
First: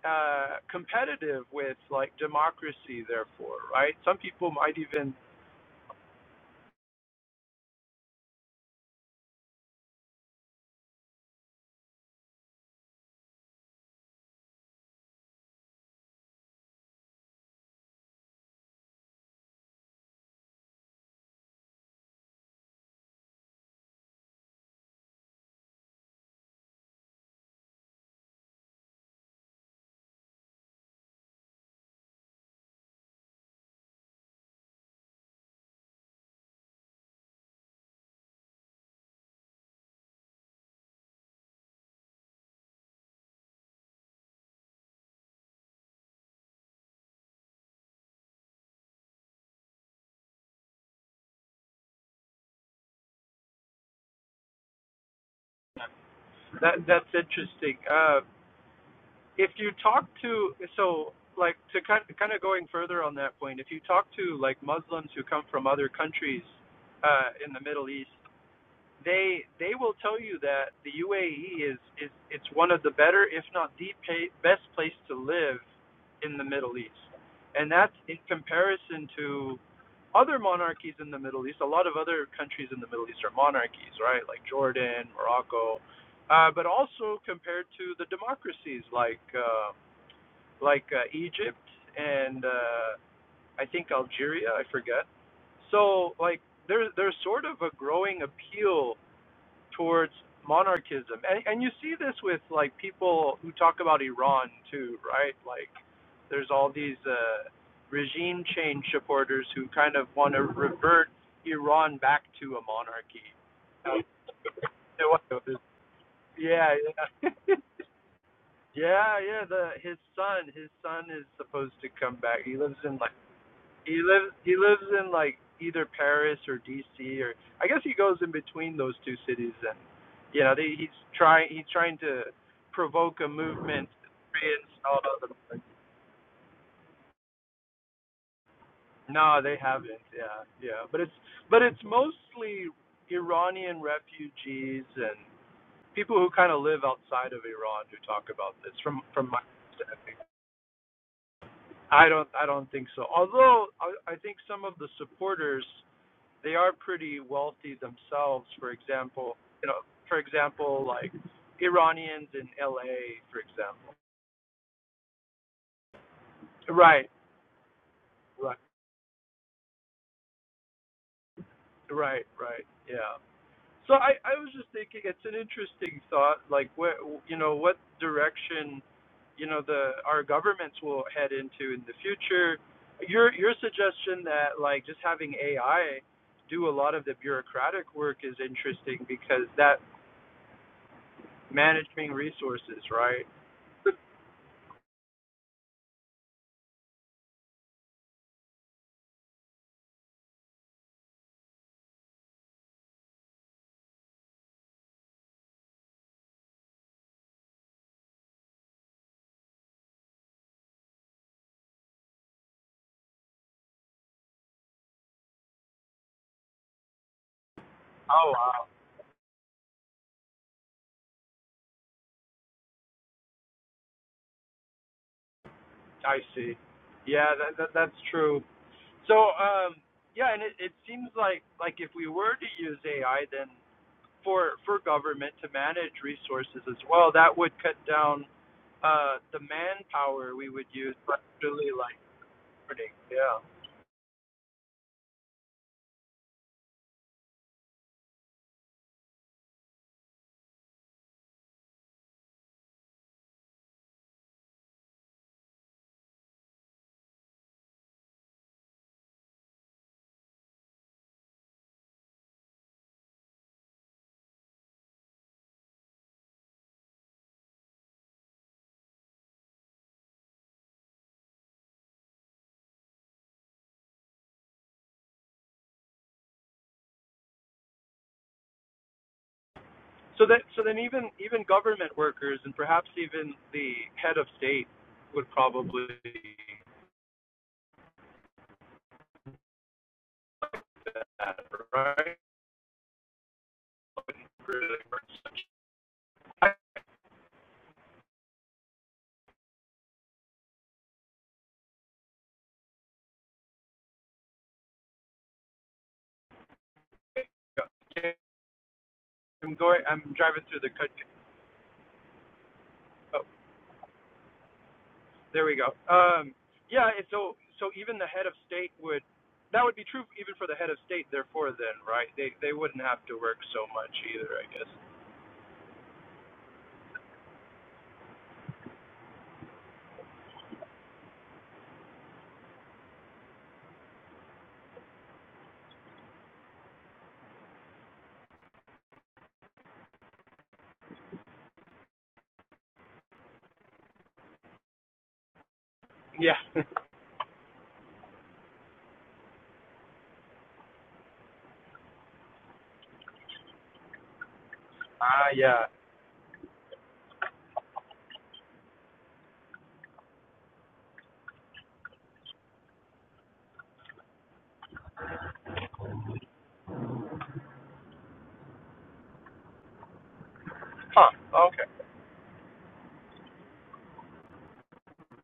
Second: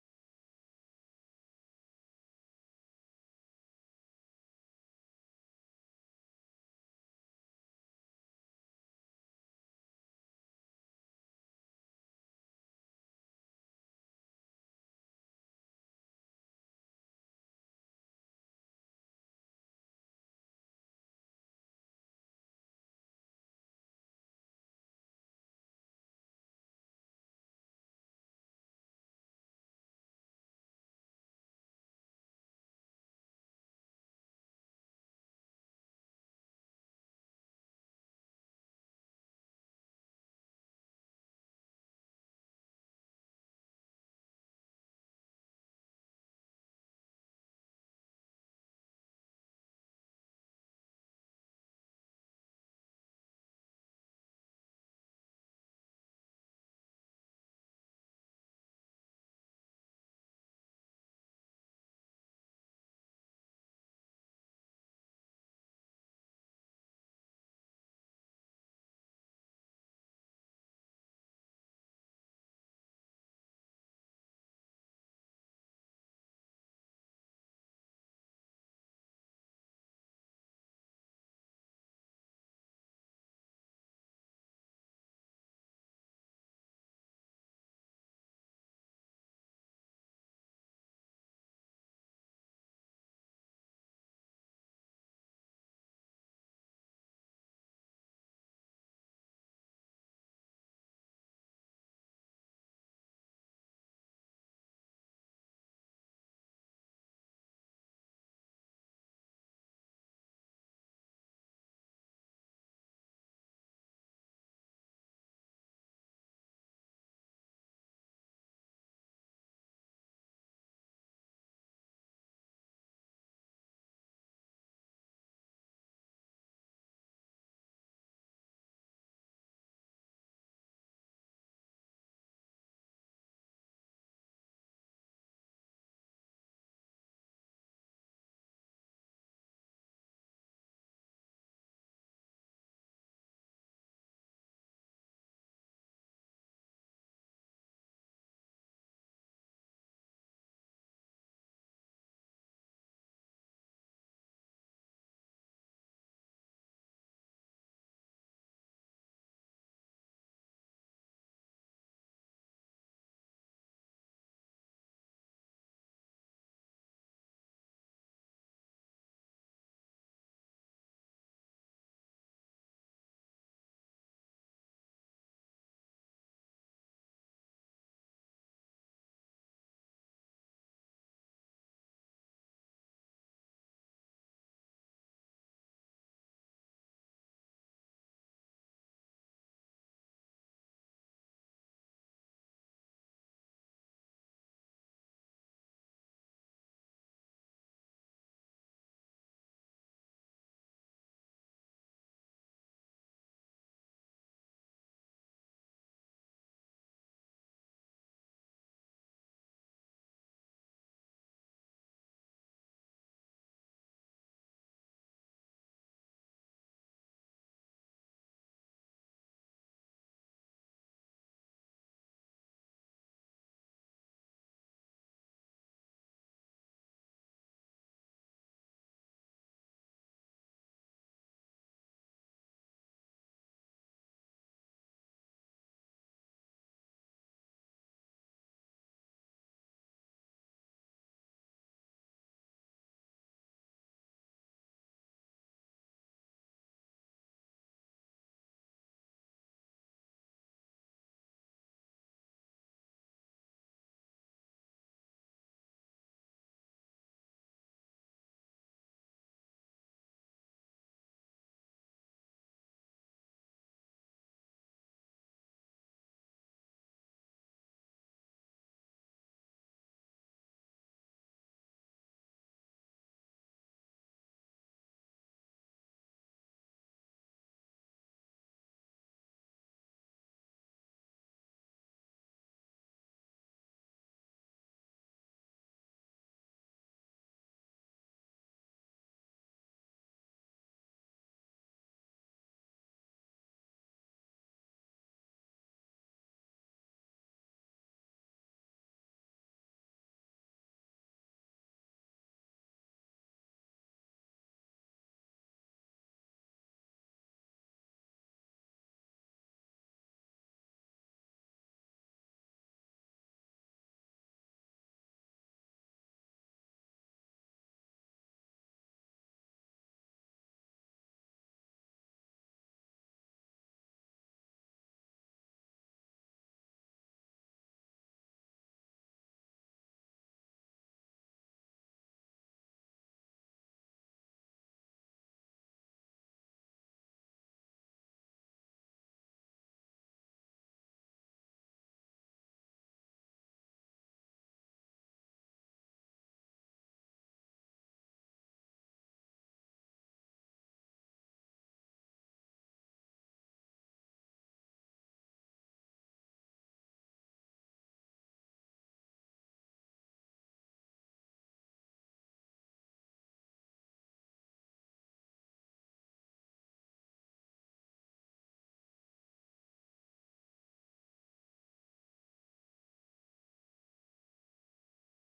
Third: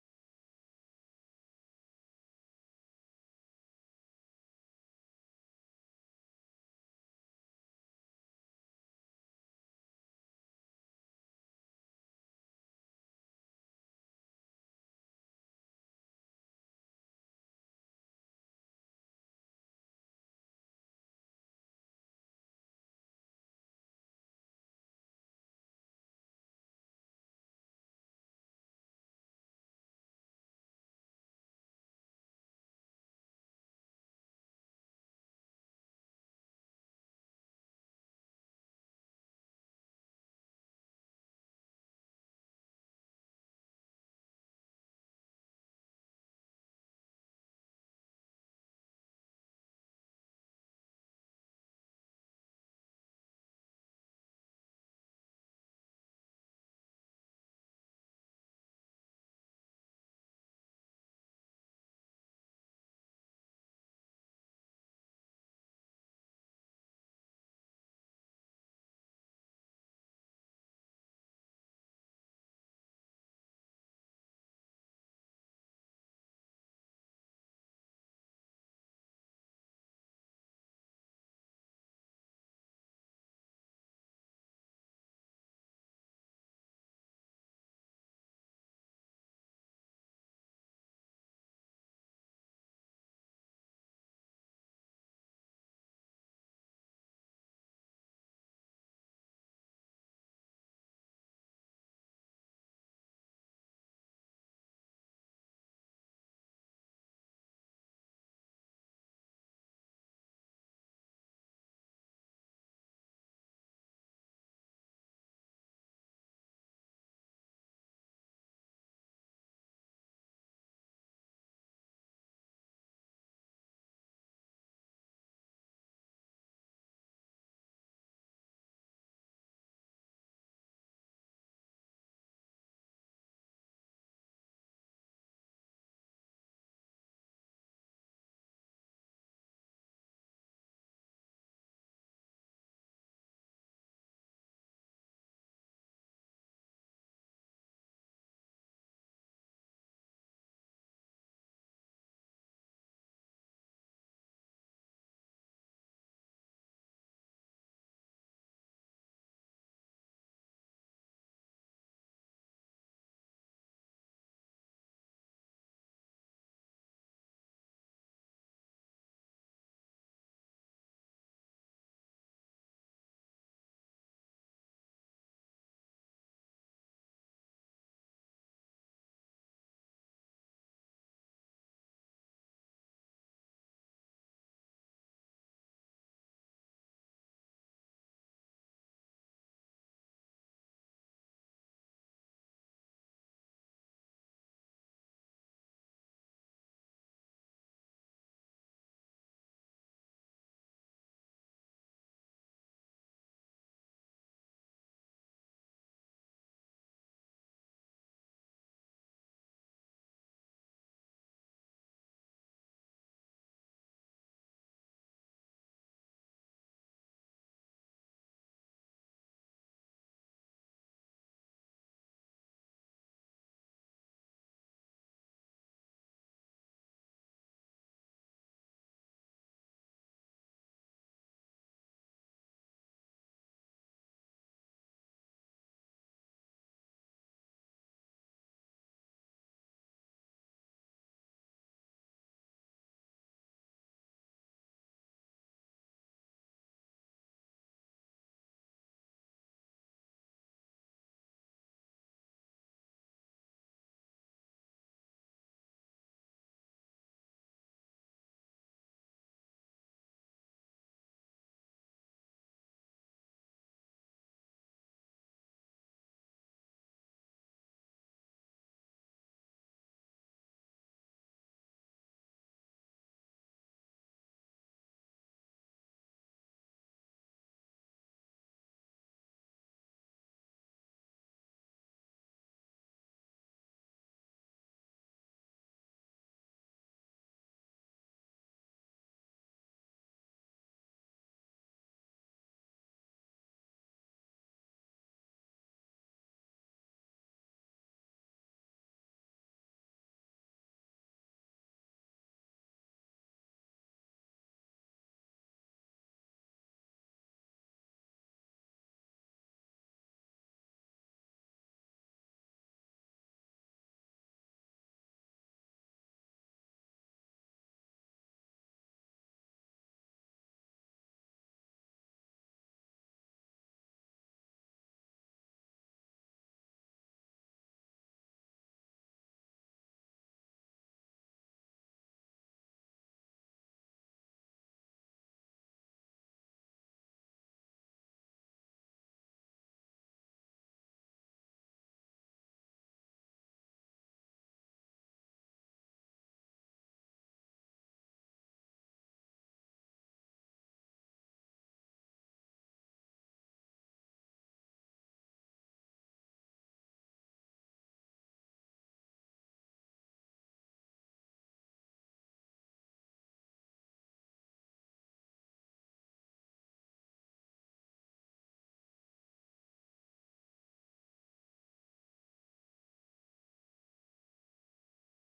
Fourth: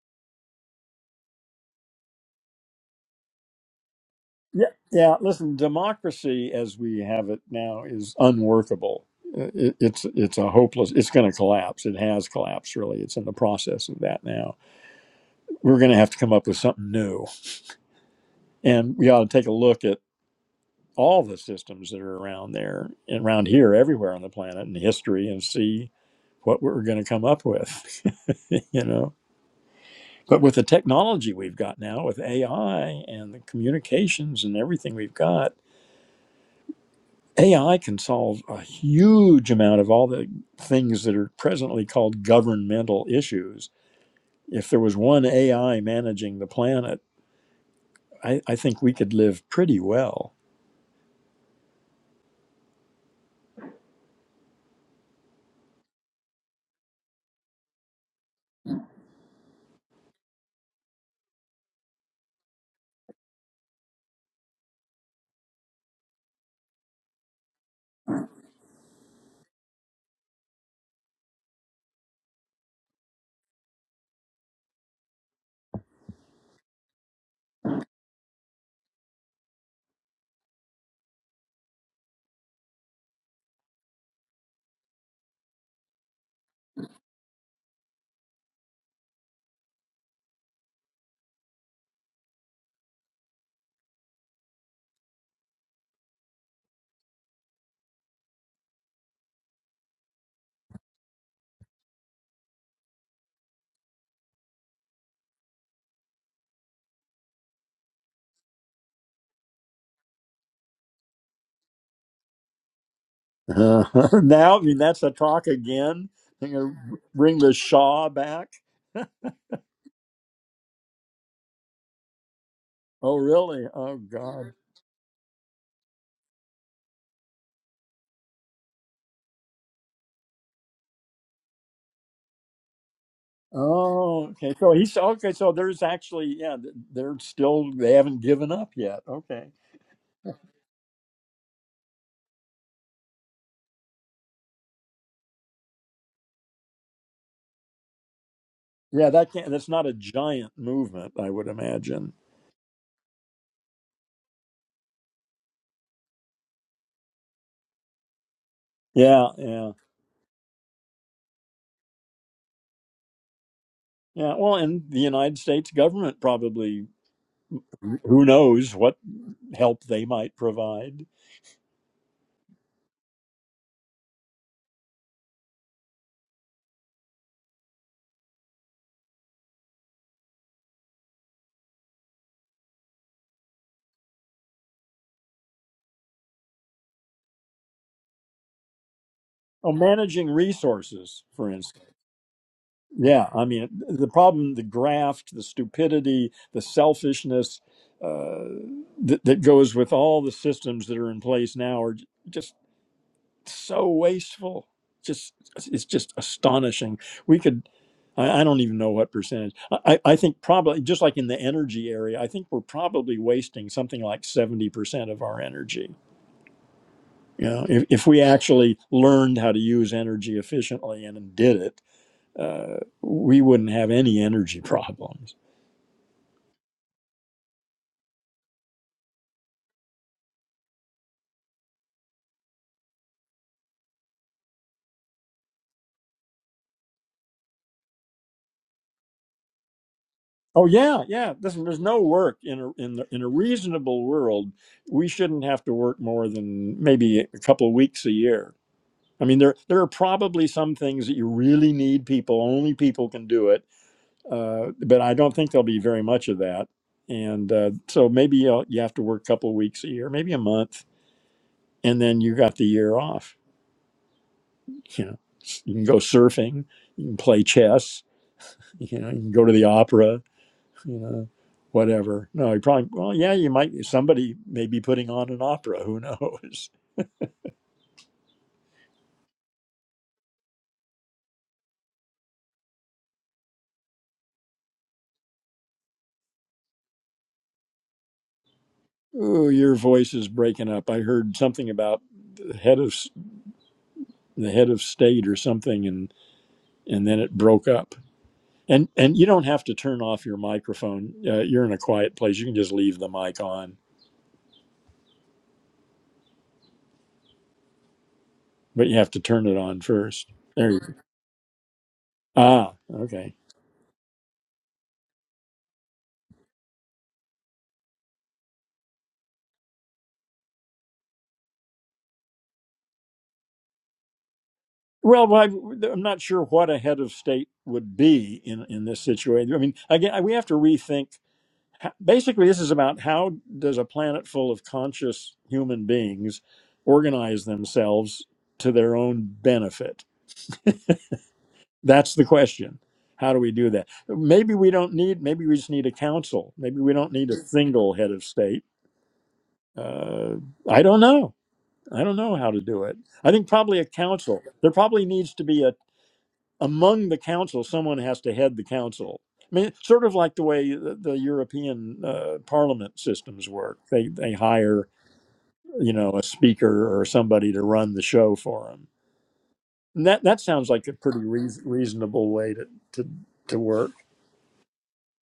uh, competitive with like democracy. Therefore, right? Some people Yeah. might even Yeah. Listen, democracy as we have it now is unworkable. Uh, It, it's it's a hopeless. It's going to collapse. It has collapsed. Really, it's in the process of that now. We're going to have to come up with something new, and we ought to take a look at all the systems that are around there, and around here, everywhere on the planet, in history, and see what we're going to come up with. you know, but with the technology we've got now, with AI and the communications and everything we've got AI can solve a huge amount of all the things that are presently called governmental issues. If there was one AI managing the planet, I, I think we could live pretty well. that that's interesting. Uh, if you talk to so like to kind of, kind of going further on that point, if you talk to like Muslims who come from other countries uh, in the Middle East they they will tell you that the UAE is is it's one of the better, if not the pay, best place to live in the Middle East, and that's in comparison to other monarchies in the Middle East. A lot of other countries in the Middle East are monarchies, right? Like Jordan, Morocco, uh, but also compared to the democracies like uh, like uh, Egypt and uh, I think Algeria. I forget. So like there there's sort of a growing appeal towards monarchism. And, and you see this with like people who talk about Iran too, right? Like there's all these uh, regime change supporters who kind of want to revert Iran back to a monarchy. now, Uh, I mean, that's a so talk again. They're yeah, going to yeah. bring the Shaw back. yeah, yeah. The his son, his son is supposed to come back. He lives in like. Oh, really? Oh, He lives God. he lives in like either Paris or DC or I guess he goes in between those two cities and you know, they, he's trying he's trying to provoke a movement to Oh, okay. So he's reinstall okay. So the there's actually, yeah, they're still, they haven't given up yet. No, Okay. they haven't. Yeah. Yeah. But it's but it's mostly Iranian refugees and people who kind of live outside of Iran who talk about this from Yeah, from that my can't, that's not a understanding. giant movement, I would I imagine. don't I don't think so. Although I, I think some of the supporters they are pretty wealthy themselves. For Yeah, example, you yeah. know, for example, like Iranians in L.A. For example. Yeah, well, and the United States government probably, Right, who right, knows what help they might provide. right, right. Yeah. So I, I was just thinking, it's an interesting thought. Like, what you know, what direction you know the our governments will head into in the future. Your your suggestion that like just having AI do a lot of the bureaucratic work is interesting because Oh, that managing resources, for instance. managing resources, right? Yeah, I mean, the problem, the graft, the stupidity, the selfishness uh, that, that goes with all the systems that are in place now are j- just so wasteful. Just it's just astonishing. We could, I, I don't even know what percentage. I, I I think probably just like in the energy area, I think we're probably wasting something like seventy percent of our energy. You know, if, if we Oh wow. actually learned how to use energy efficiently and did it, uh, we wouldn't have any energy problems. I see. Yeah, that, that that's true. So, um, yeah, and it, it seems like like if we were to use AI, then for for government to manage resources as well, that would cut down uh, the manpower we Oh would use, yeah, but yeah. This, really there's like no work in a burning. in, the, in a Yeah. reasonable world. We shouldn't have to work more than maybe a couple of weeks a year I mean, there there are probably some things that you really need people. Only people can do it. Uh, but I don't think there'll be very much of that. And uh, so maybe you'll, you have to work a couple of weeks a year, maybe a month, and then you got the year off. You know, you can go surfing, you can play chess, you know, you can go to the opera, you know, whatever. No, you probably well, yeah, you might. Somebody may be putting on an opera. Who knows? So that so then even even government workers and perhaps even the head of state would probably Oh, your voice is breaking up. I heard that, something about right? the head of the head Really, of state or something and right? and then it broke up and and you don't have to turn off your microphone uh, you're in a quiet place you can just leave the mic on but you have to turn I'm it on going. I'm first driving through the there you go country. ah Oh, okay There we go. Um, yeah, and so so even the head of state would that would be true even for the head of state. Therefore, then right, they they wouldn't have to work so much either, I guess. well I, i'm not sure what a head of state would be in in this situation i mean again we have to rethink basically this is about how does a planet full of conscious human beings organize themselves to their own benefit That's the question. How do we do that? Maybe we don't need, maybe we just need a Yeah. council. Maybe we don't need a single head of state. Uh, I don't know. I don't know how to do it. I think probably a council. There probably Ah, needs to be yeah. a, among the council, someone has to head the council. I mean, it's sort of like the way the, the European uh, parliament systems work. They, they hire, you know, a speaker or somebody to run the show for them. And that, that sounds like a Huh. pretty reas Okay. reasonable way to, to, to work.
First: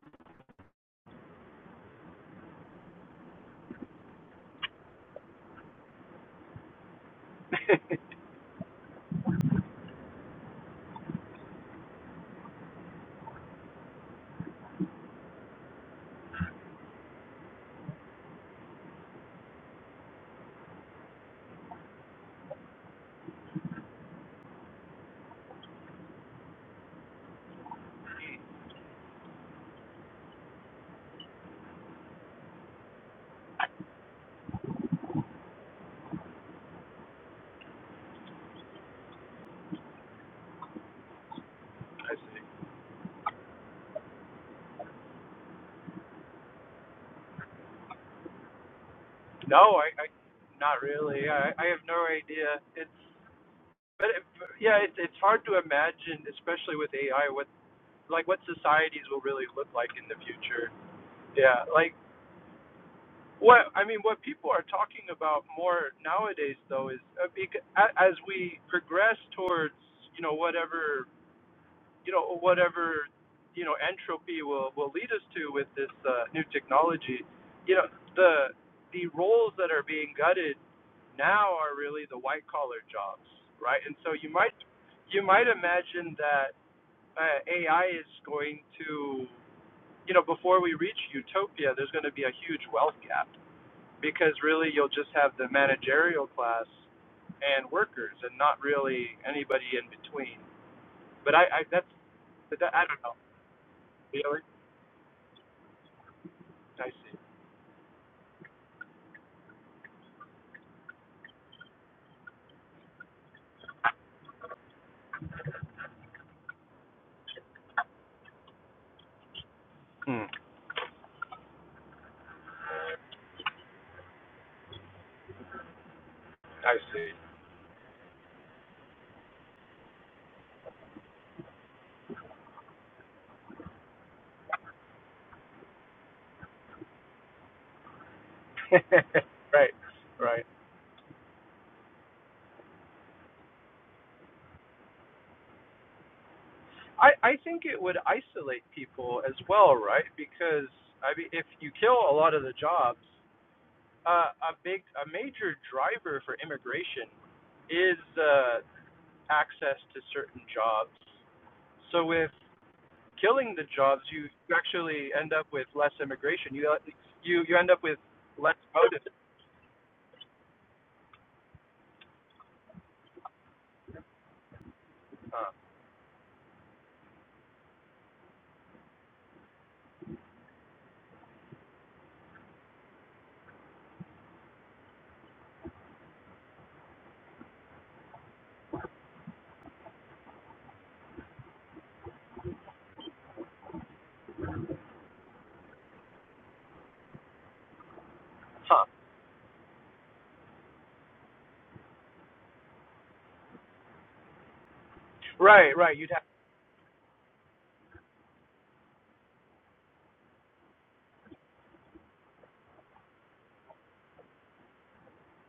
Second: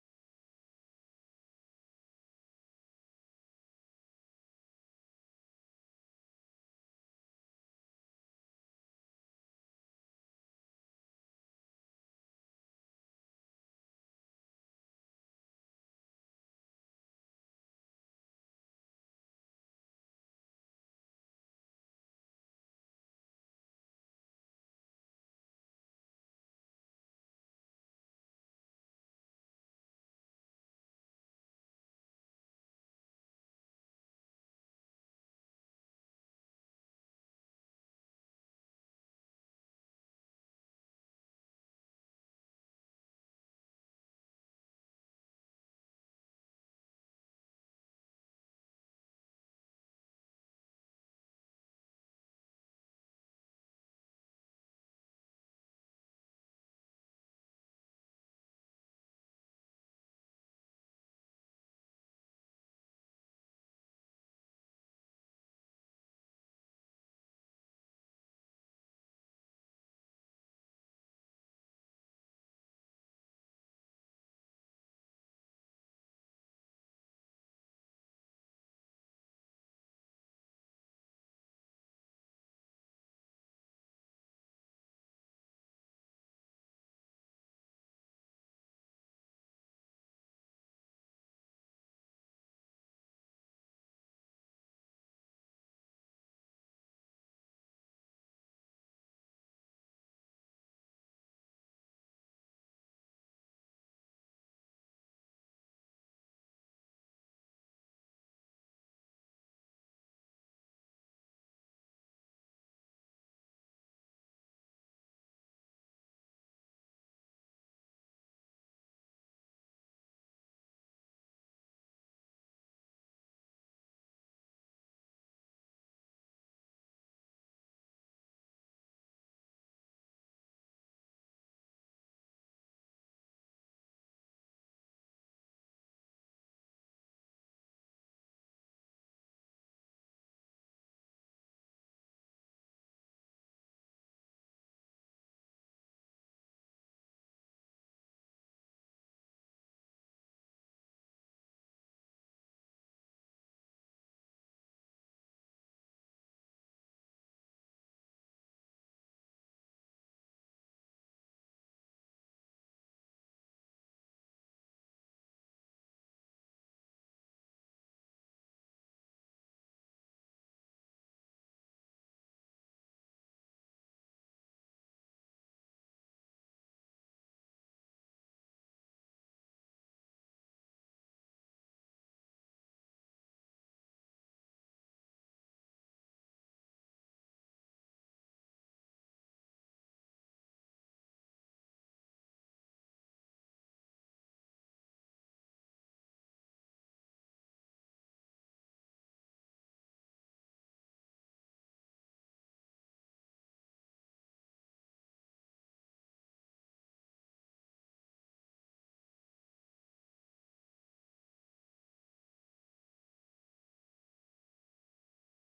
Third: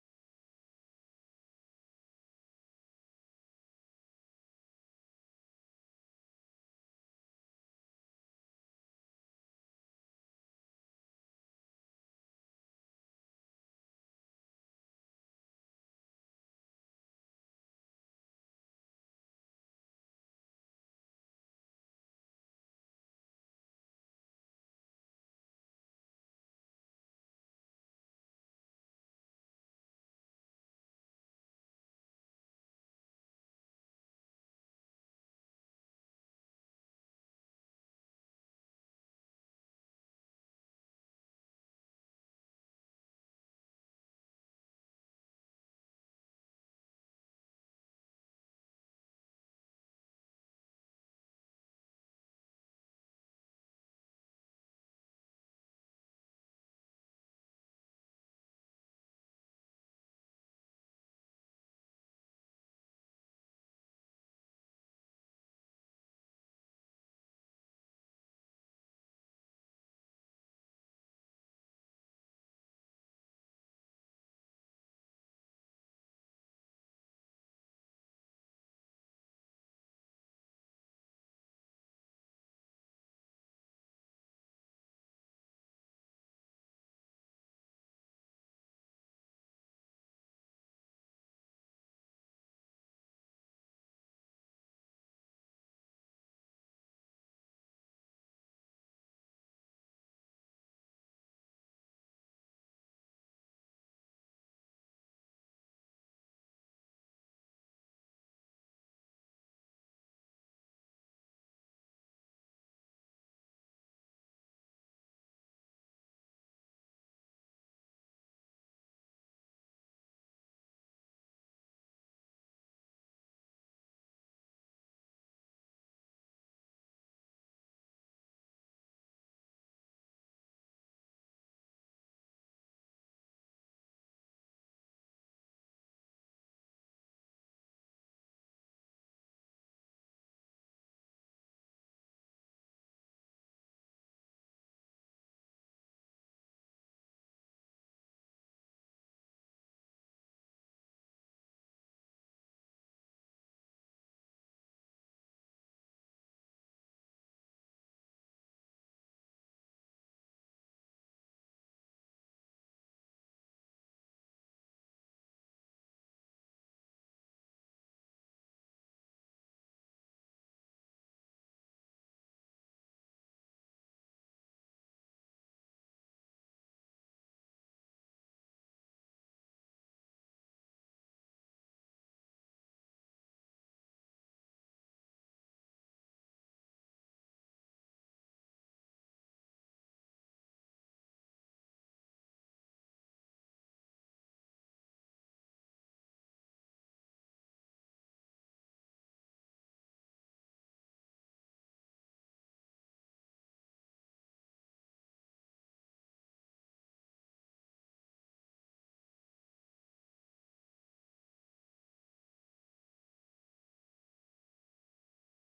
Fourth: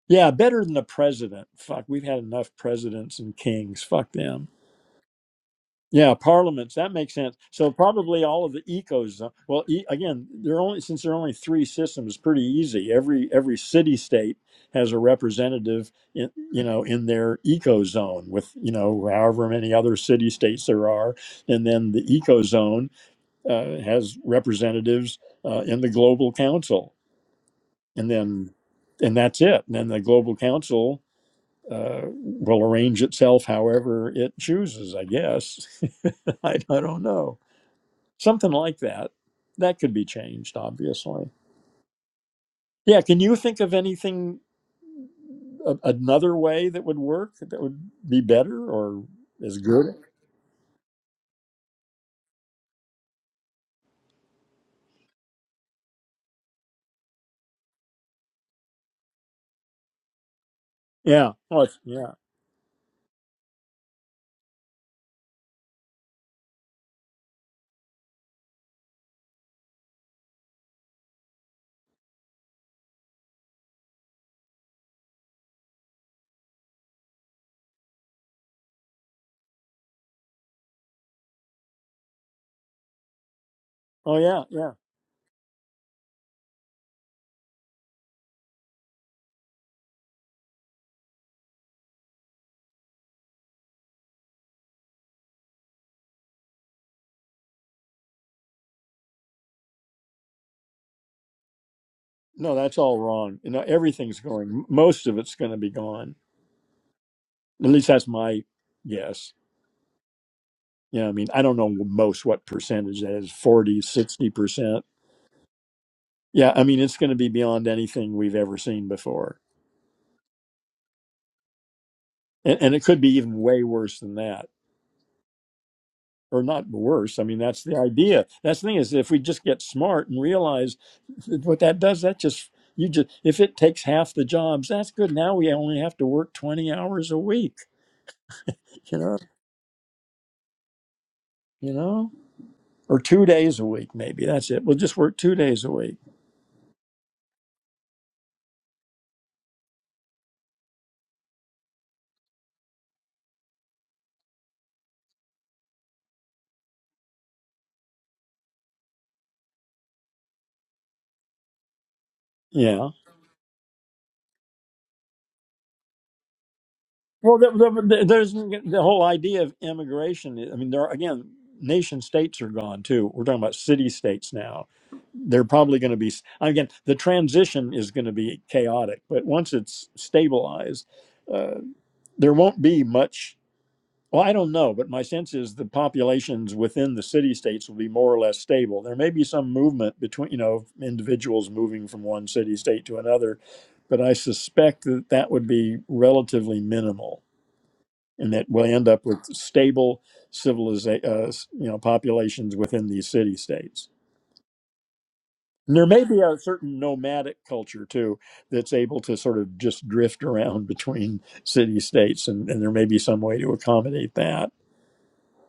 Yeah, better than the president. Fuck, we've had enough presidents and kings. Fuck them. Yeah, parliaments. That makes sense. So probably all of the ecos. uh, Well, e- again, there are only since there are only three systems. It's Pretty easy. Every every city state has a representative, in, you know, in their eco zone with you know however many other city states there are, and then the eco zone uh, has representatives uh, in the global council, and then and that's it. And then the global council uh, will arrange itself however it chooses, I guess. I, I don't know. Something like that. That could be changed, obviously. I see. Yeah, can you think of anything, a, another way that would work, that would be better or as No, I, good? I not really. I I have no idea. It's but it, yeah, it's it's hard to imagine, especially with AI, what like what societies will really look like in the future. Yeah. Oh, Yeah, it's, like yeah. What I mean, what people are talking about more nowadays, though, is uh, bec- a- as we progress towards you know whatever you know whatever you know entropy will will lead us to with this uh, new technology. You know the the roles that are being gutted now are really the white collar jobs, right? And so Oh, you yeah. might Yeah. you might imagine that uh, AI is going to you know before we reach utopia, there's going to be a huge wealth gap because really you'll just have the managerial class and workers and not really anybody in between. But I, I that's No, that's I all don't know. wrong. You know, everything's Really? going, most of it's going to be gone. I see. At least that's my guess. Yeah, I mean, I don't know most what percentage that is Forty, sixty percent Yeah, I mean, it's going to be beyond anything we've ever seen before. And, and it could be even way worse than that, or not I see. worse. I mean, that's the idea. That's the thing is, if we just get smart and realize that what that does, that just, you just, if it takes half the jobs, that's good. Now we only have to work 20 hours a week, you know, right. Right. you know, or two days a week, maybe. That's it. We'll just work two days a week. I I think it would isolate people as well, right? Because I mean if you kill a lot of the jobs, uh a big a major driver for immigration is uh access to certain jobs. So if Yeah. killing the jobs, you you actually end up with less immigration. You Well, you there, you end up with there- there's less the whole motive. idea of immigration. I mean, there are, again, nation states are gone too. We're talking about city states now. They're Huh. probably going to be, again, the transition is going to be chaotic, but once it's stabilized, uh, there won't be much. Well, I don't know, but my sense is the populations within the city states will be more or less stable. There may be some movement between, you know, individuals moving from one city state to another, but I suspect that that would be relatively minimal and that we'll Huh. end up with stable civilization, uh, you know, populations within these city states. And Right. there Right. may You'd be have. a certain nomadic culture too that's able to sort of just drift around between city states, and, and there may be some way to accommodate that.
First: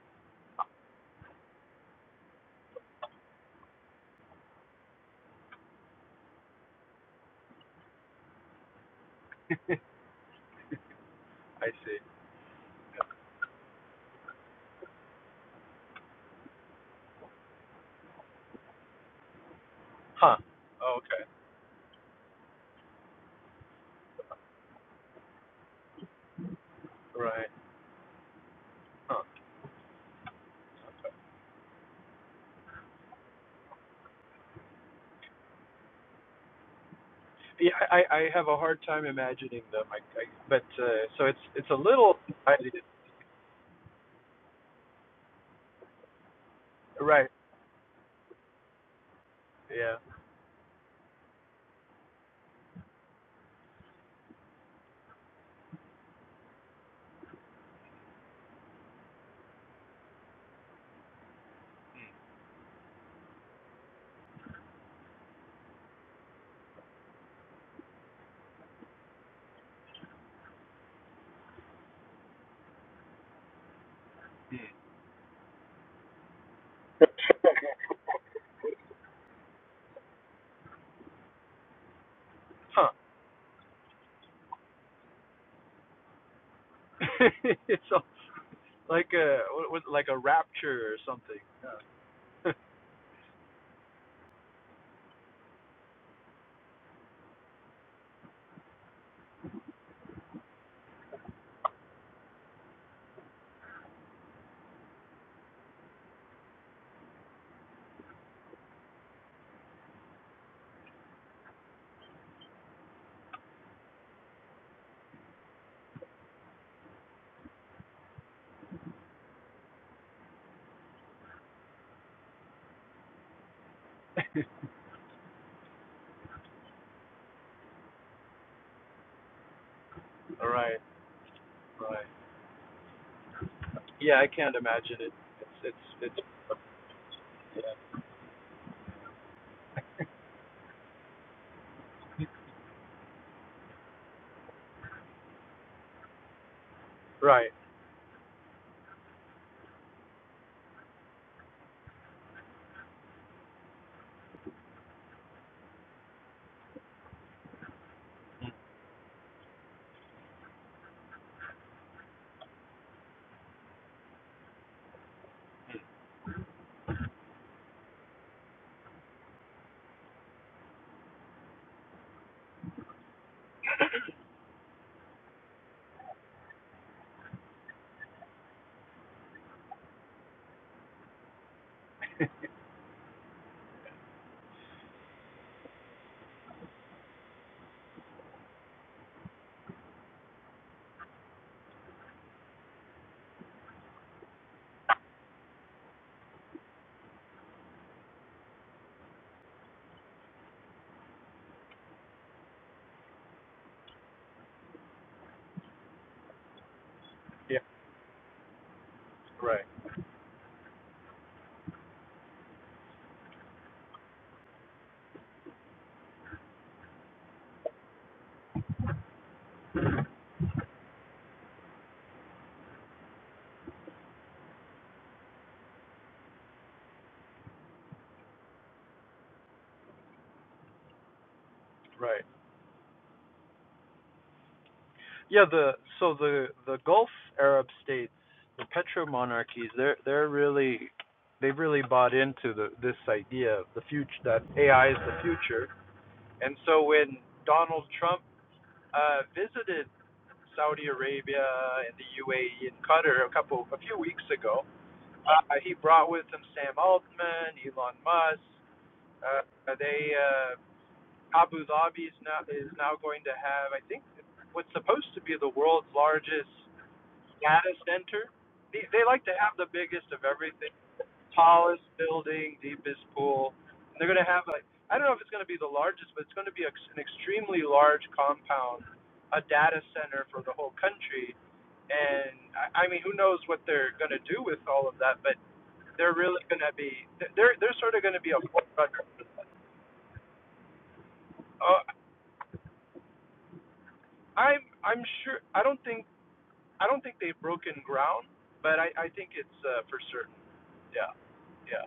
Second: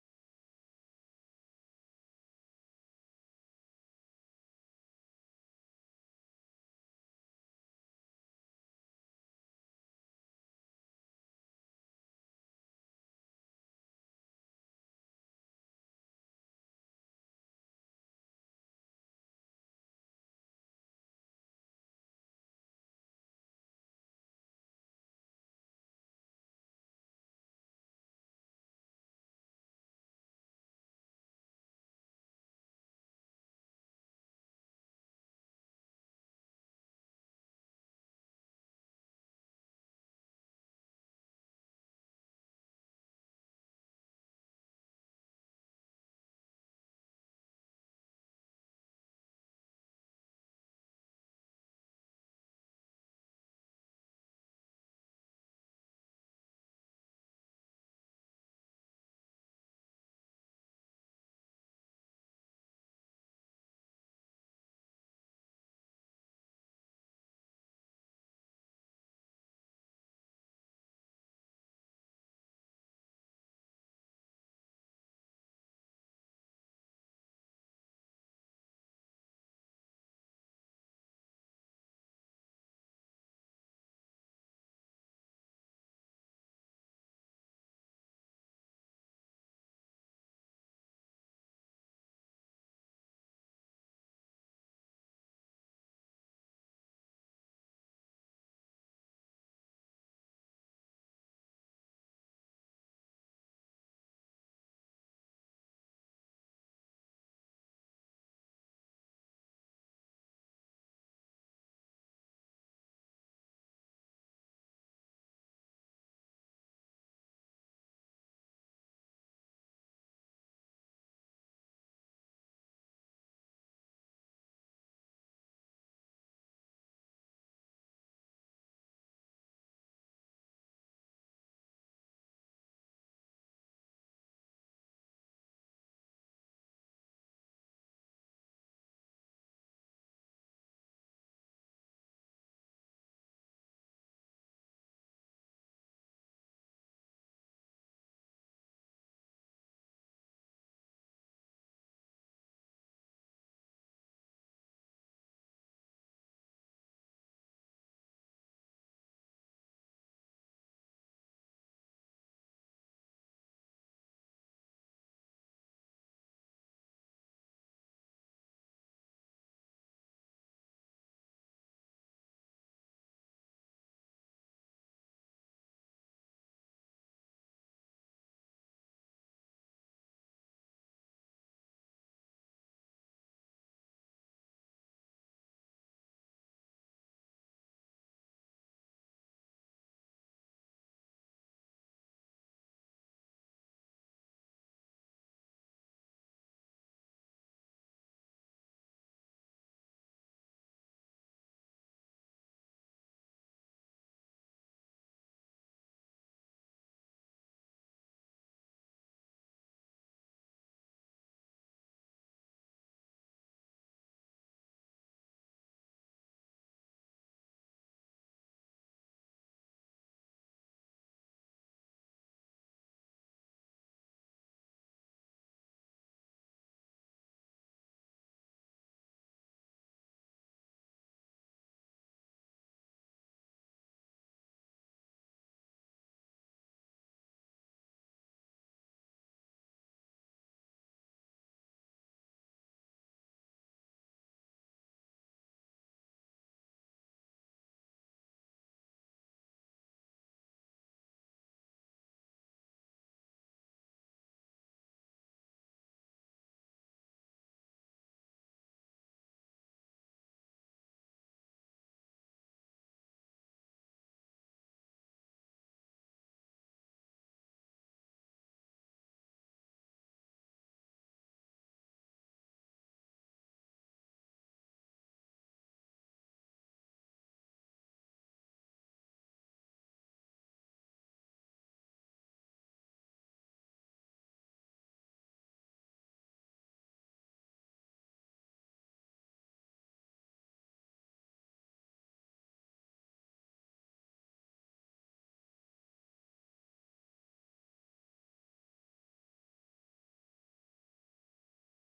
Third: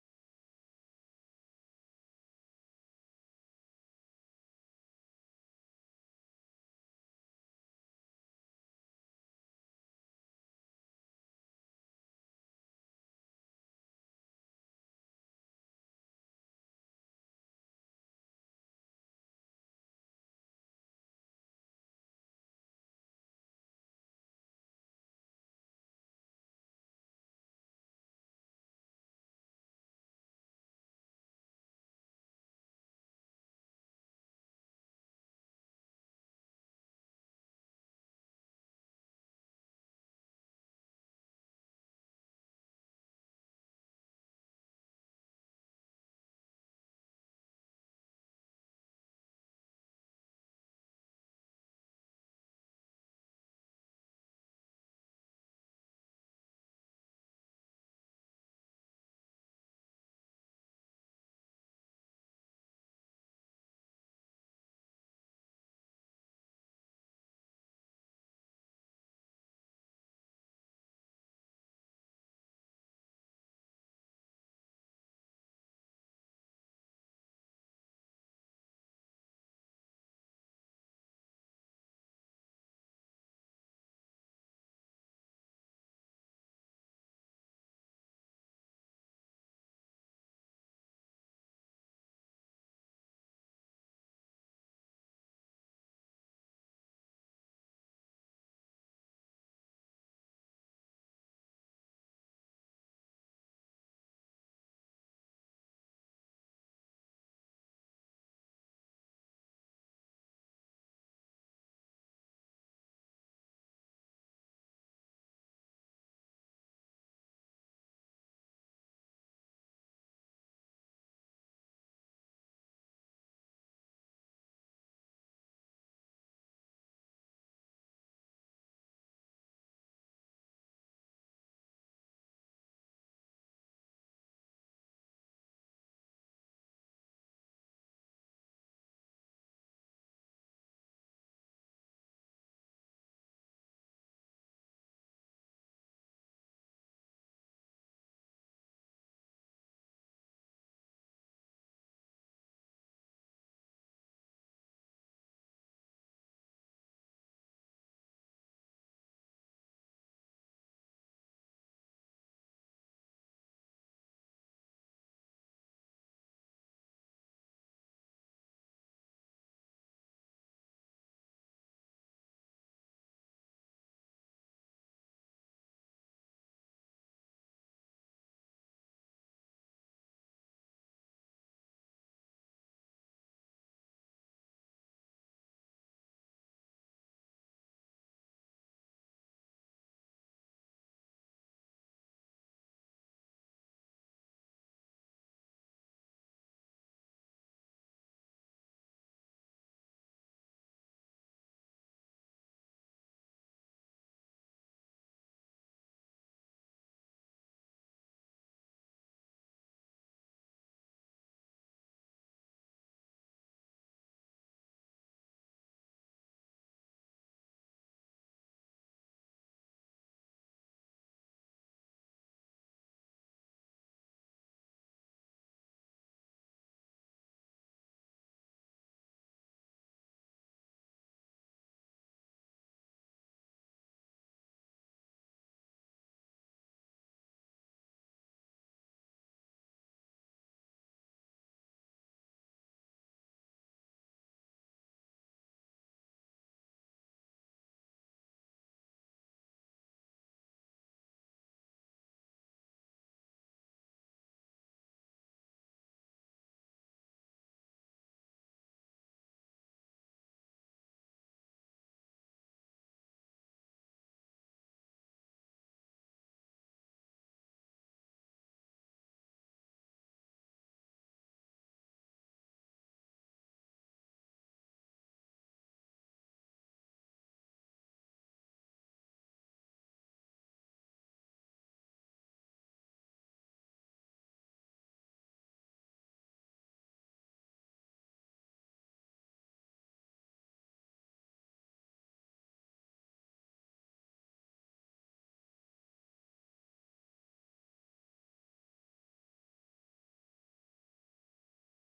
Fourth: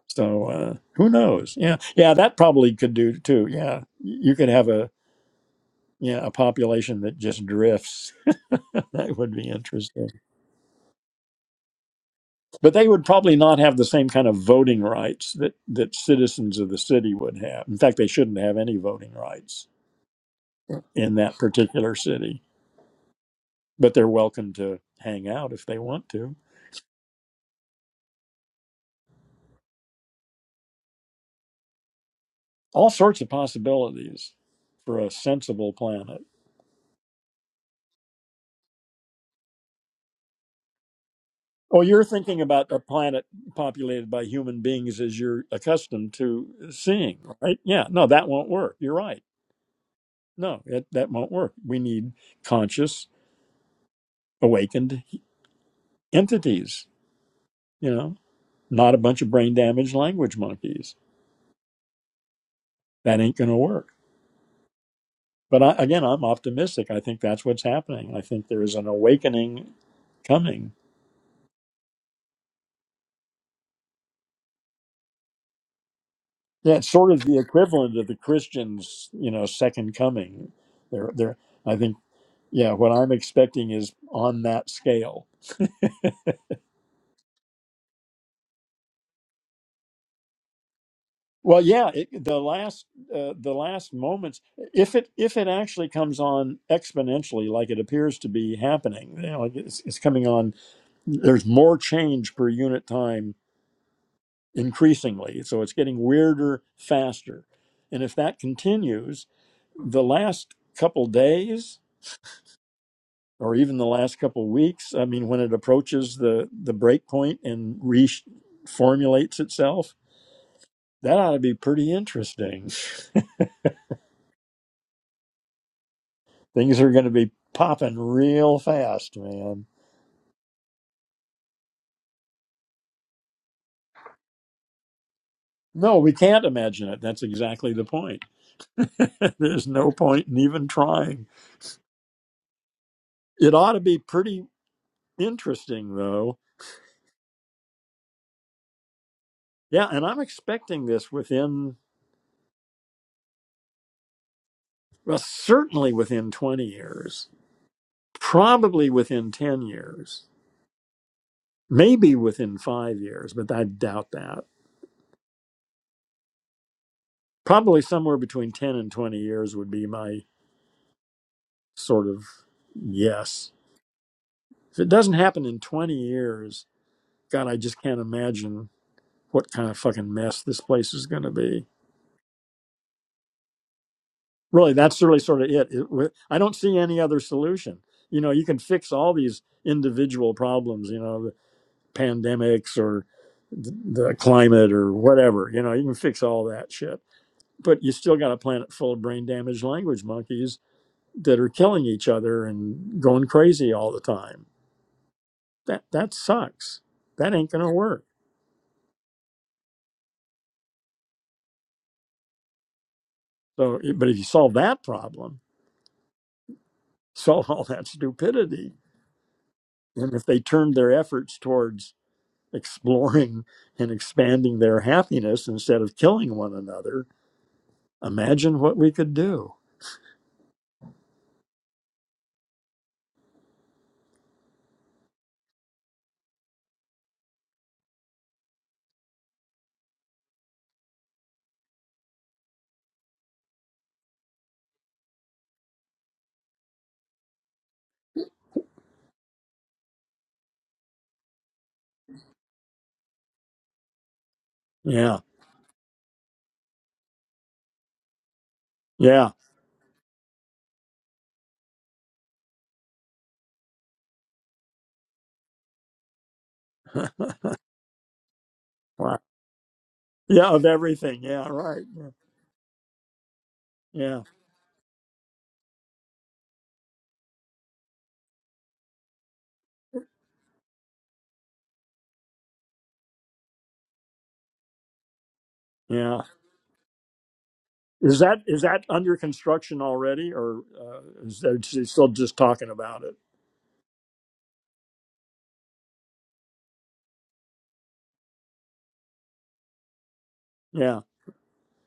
So uh, who knows? Yeah, yeah, that probably could do too. Yeah, you could have a yeah a population that just drifts. that would be interesting. I see. but they would probably not have the same kind of voting rights that that citizens of the city would have. In fact, they shouldn't have any voting rights Huh. Oh, in okay. that particular city, but they're welcome to hang out if they want to. Right. Huh. All sorts of possibilities for a sensible planet. Yeah, I I have a hard time imagining them. I, I but uh, so it's it's a Well, you're little thinking I, about a planet populated by human beings as you're accustomed to seeing, right. right? Yeah, no, that won't work. You're right. Yeah. No, it, that won't work. We need conscious, awakened entities, you know? not a bunch of brain damaged language monkeys. That ain't going to work. But I, again, I'm optimistic. I think that's what's happening. I think there is an awakening coming. Hmm. Yeah, it's sort of the equivalent of the Christians, you know, second coming. They're, they're, I think, yeah, Huh. what I'm expecting is on that scale. it's a, like a what like a rapture or something. Well, yeah, it, the Yeah. last, uh, the last moments, if it, if it actually comes on exponentially, like it appears to be happening, you know, like it's, it's coming on. There's more change per unit time increasingly. So it's getting weirder faster. And if that continues, the last couple days or even the last couple weeks, I mean, when it approaches the, the break point and reformulates itself, that ought to be pretty interesting. Things are going to be popping real fast, man. right. Right. Yeah, I can't imagine it. It's it's No, we it's can't imagine it. That's exactly the point. There's no point in even trying. It ought to be pretty interesting, though right. Yeah, and I'm expecting this within, well, certainly within 20 years, probably within 10 years, maybe within five years, but I doubt that. Probably somewhere between 10 and 20 years would be my sort of yes. If it doesn't happen in 20 years, God, I just can't imagine what kind of fucking mess this place is going to be. Really, that's really sort of it. it. I don't see any other solution. You know, you can fix all these individual problems, you know, pandemics or the climate or whatever. You know, you can fix all that shit. But you still got a planet full of brain damaged language monkeys that are killing each other and going crazy all the time. That that sucks. That ain't Yeah. gonna work. Right. So, but if you solve that problem, solve all that stupidity. And if they turned their efforts towards exploring and expanding their happiness instead of killing one another, imagine what we could do. Right. Yeah, the so the the Gulf Arab states, the petro monarchies, they're they're really they've really bought into the this idea of the future that AI is the future. And so when Donald Trump uh, visited Saudi Arabia and the UAE and Qatar a couple a few weeks ago, Yeah. uh, he brought with him Sam Altman, Elon Musk. Yeah. Uh, they uh, Abu Dhabi is now is now going to have I think what's supposed to be the world's largest data center. They, they Wow. like to have the biggest of Yeah, of everything, everything. Yeah, tallest right. Yeah, building, deepest pool. And they're going yeah. to have like I don't know if it's going to be the largest, but it's going to be ex- an extremely large compound, a data center for the whole country. And I, I mean, who knows what they're going to do with all of that? But they're yeah. really going to be they're they're sort of going Is to be that a is that forerunner. under construction already, or uh, is Uh, they still just talking about it? I'm I'm sure I don't think I don't think they've broken ground, but I I think it's uh, for certain. Yeah. Yeah, yeah,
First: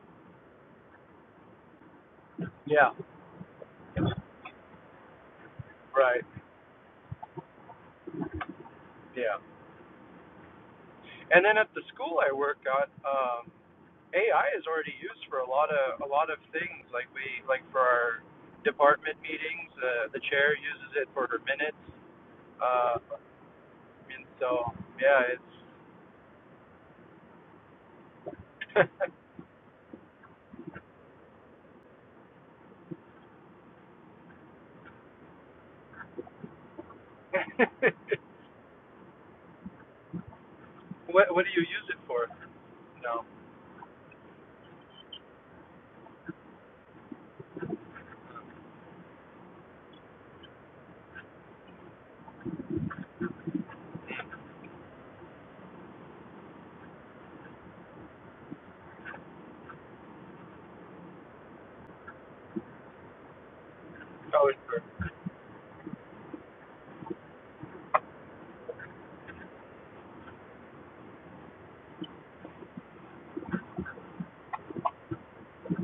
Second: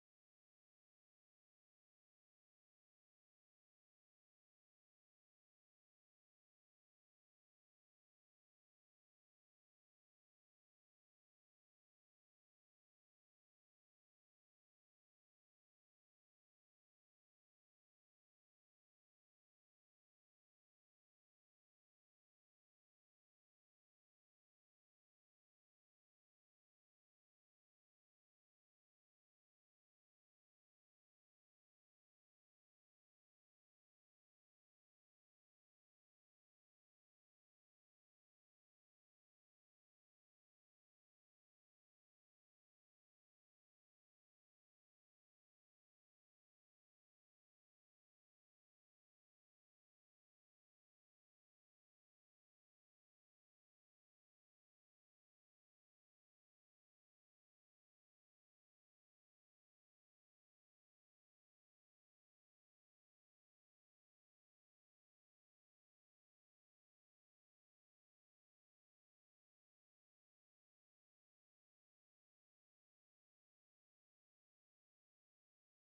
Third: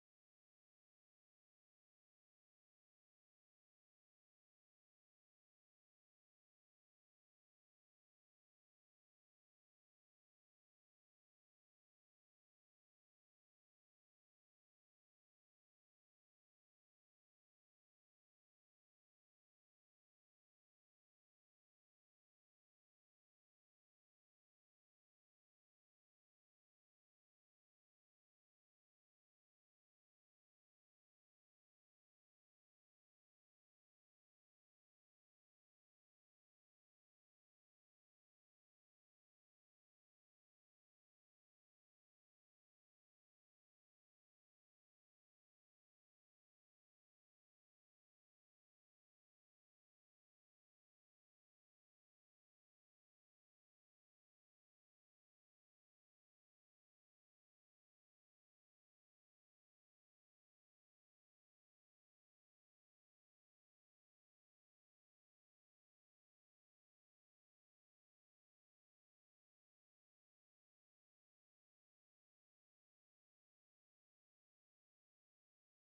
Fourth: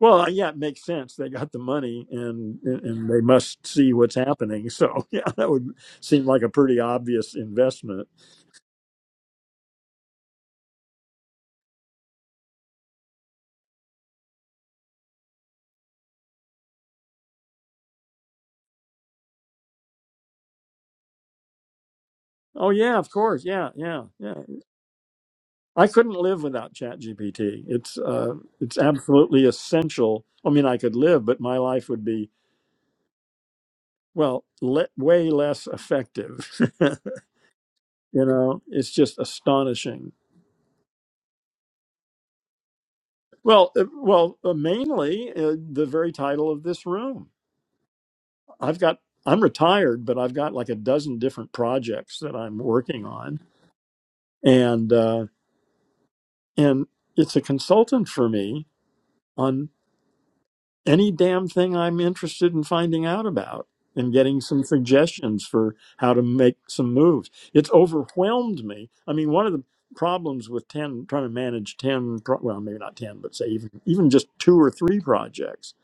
Well, uh, yeah, it makes sense. They got the money, and yeah. and they must see what's happening. So yeah, that would Right. seem like a pretty obvious investment. Yeah. And then at the school I work at, um, AI is already used for a lot of a lot of things. Like we like for our department meetings, uh, the chair uses it for her minutes. Oh yeah, Uh, of course. Yeah, yeah, and yeah. so yeah, it's I couldn't live without ChatGPT. It's uh, it's absolutely essential. I mean, I could live, but my life would be well le- way less effective. You know, it's just astonishing. what what do you use it for? No. Well, uh, well, uh, mainly uh, the very title of this room. I've got I'm retired, but I've got like a dozen different projects that I'm working on, and uh, and it's a consultant for me on. any damn thing I'm interested in finding out about and getting Oh, it's some for suggestions for how to make some moves. It's overwhelmed me. I mean, one of the problems with 10 trying to manage 10 pro- well maybe not 10 but say even even just two or three projects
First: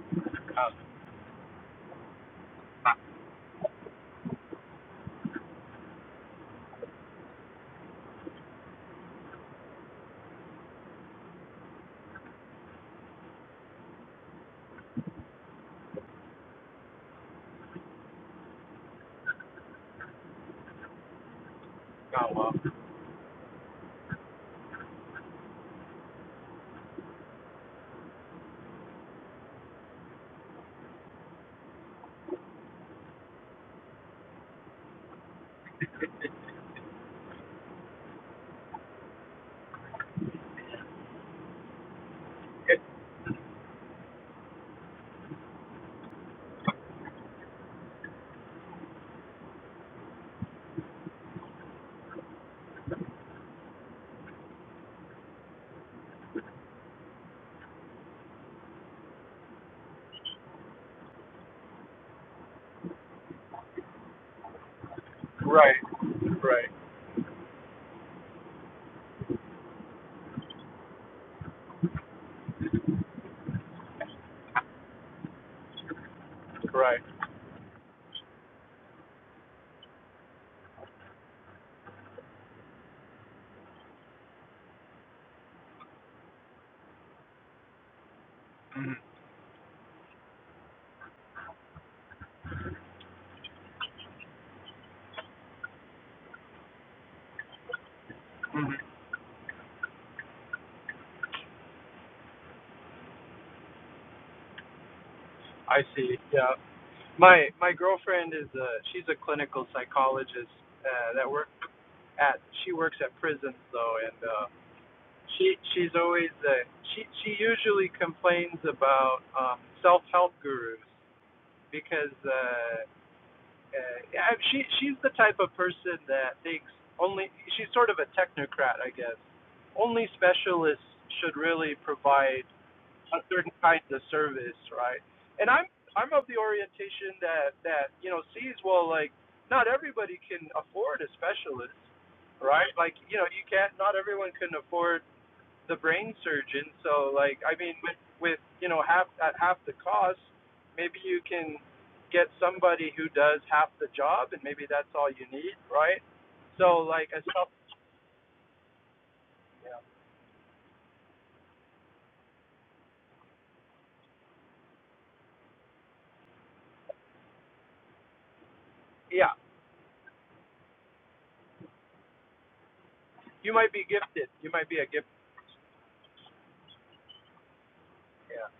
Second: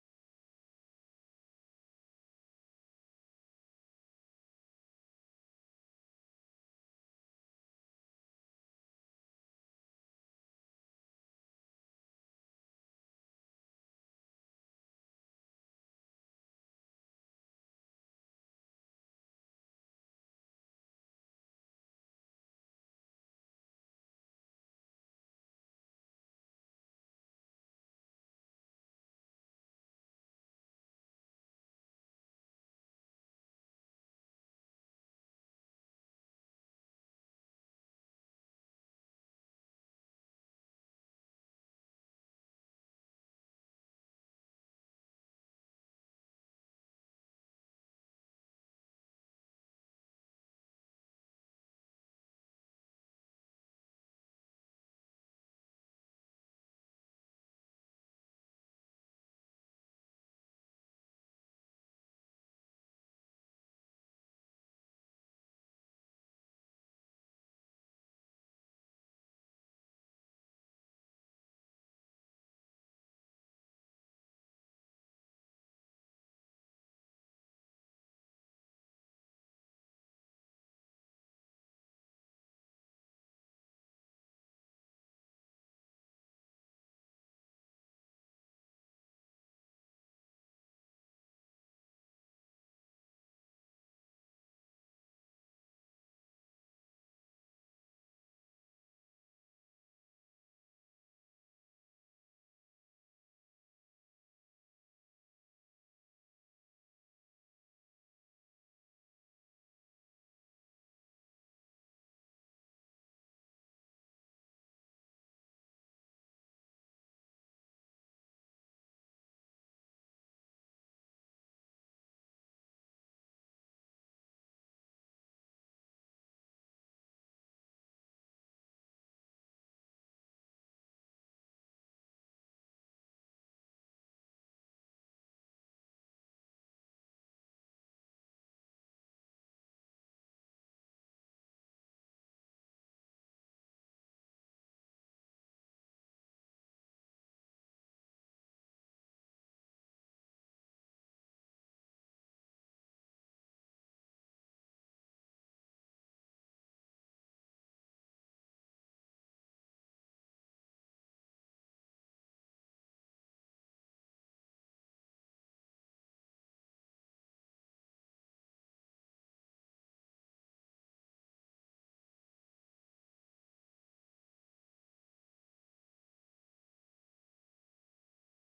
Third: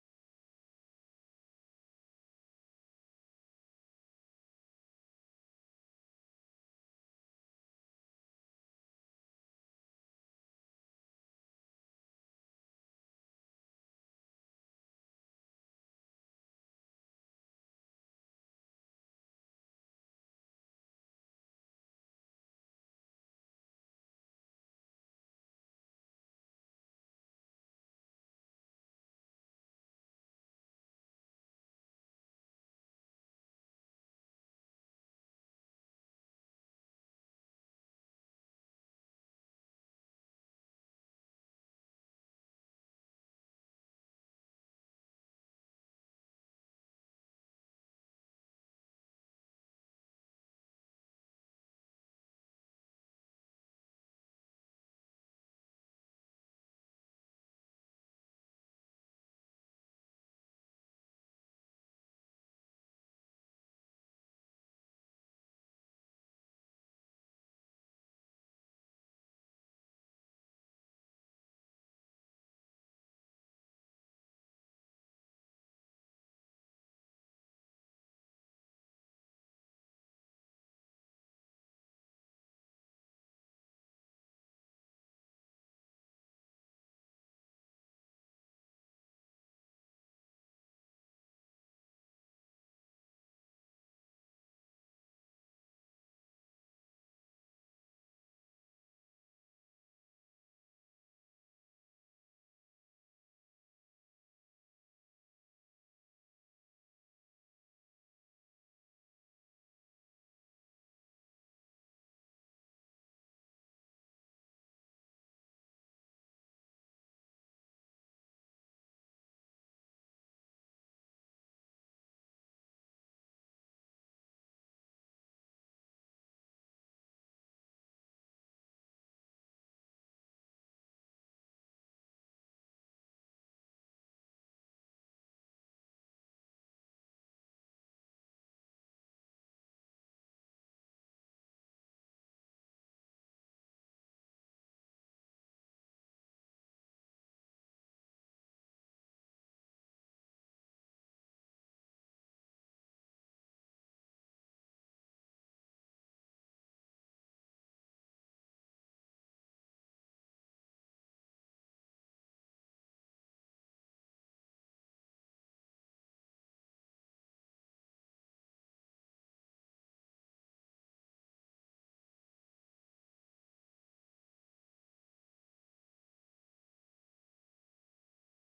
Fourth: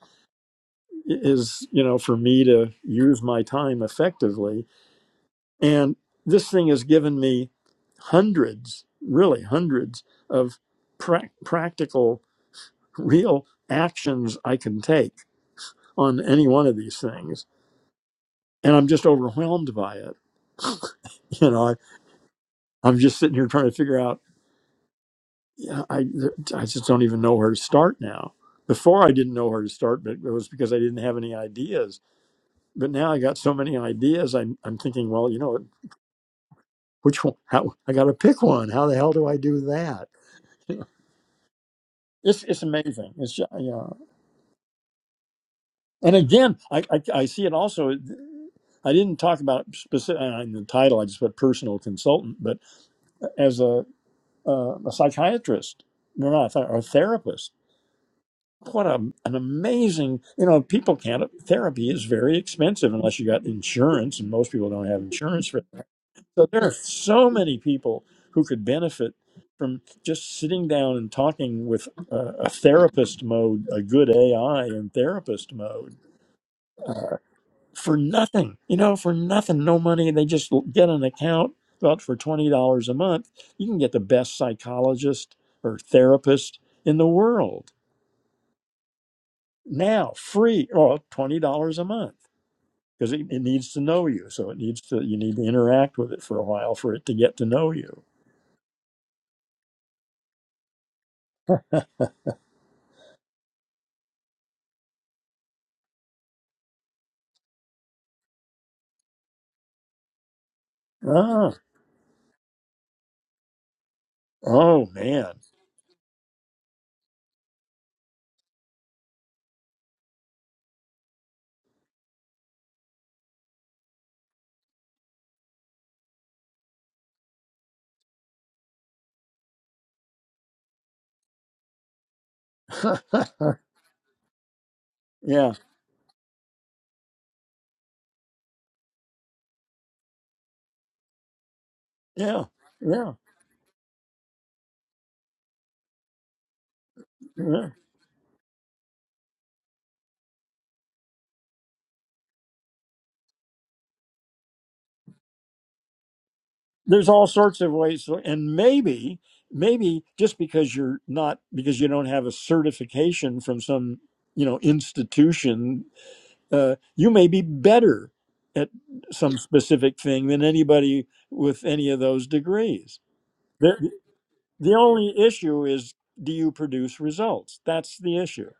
oh, i- is you know for me to use my time effectively and this thing has given me hundreds really hundreds of prac practical real actions i can take on any one of these things and i'm just overwhelmed by it you know I, oh well. i'm just sitting here trying to figure out yeah, I, I just don't even know where to start now before i didn't know where to start but it was because i didn't have any ideas but now i got so many ideas i'm, I'm thinking well you know which one how, i gotta pick one how the hell do i do that it's, it's amazing it's ju- yeah and again I, I i see it also I didn't talk about specific in the title. I just put personal consultant, but as a uh, a psychiatrist, no, not a, or a therapist. What a, an amazing, you know, people can't, therapy is very expensive unless you got insurance, and most people don't have insurance for Right. that. So there Right. are so many people who could benefit from just sitting down and talking with uh, a therapist mode, a good AI in therapist mode. Right. Uh, for nothing, you know, for nothing, no money. They just get an account, but for $20 a month, you can get the best psychologist or therapist in the world hmm now, free, or $20 a month because it, it needs to know you. So it needs to, you need to interact with it for a while for it to get to know you. hmm I see. Yeah. My my girlfriend is a she's a clinical psychologist uh, that works Ah, at she works at prisons though and uh oh man. she she's always uh, she she usually complains about um self-help gurus because uh, uh yeah, she she's the type of person that thinks only she's sort of a technocrat I guess only specialists should really provide a certain kind of service right and yeah, I'm I'm of the orientation that that you know sees well like not everybody can afford a specialist yeah, right? Like, yeah, you know, you can't. Not everyone can afford the brain surgeon. So, like, I yeah. mean, with, with you know half at half the cost, maybe you can get somebody who does half the job, and maybe that's all you need, right? So, there's like, a all self, sorts of ways so- and maybe yeah, maybe just because you're not because you don't have a certification from some you know institution uh, you may be better at yeah, some specific thing than anybody with any of those degrees you might be the, gifted. You might the be a gift. only issue is do you produce results that's the Yeah, issue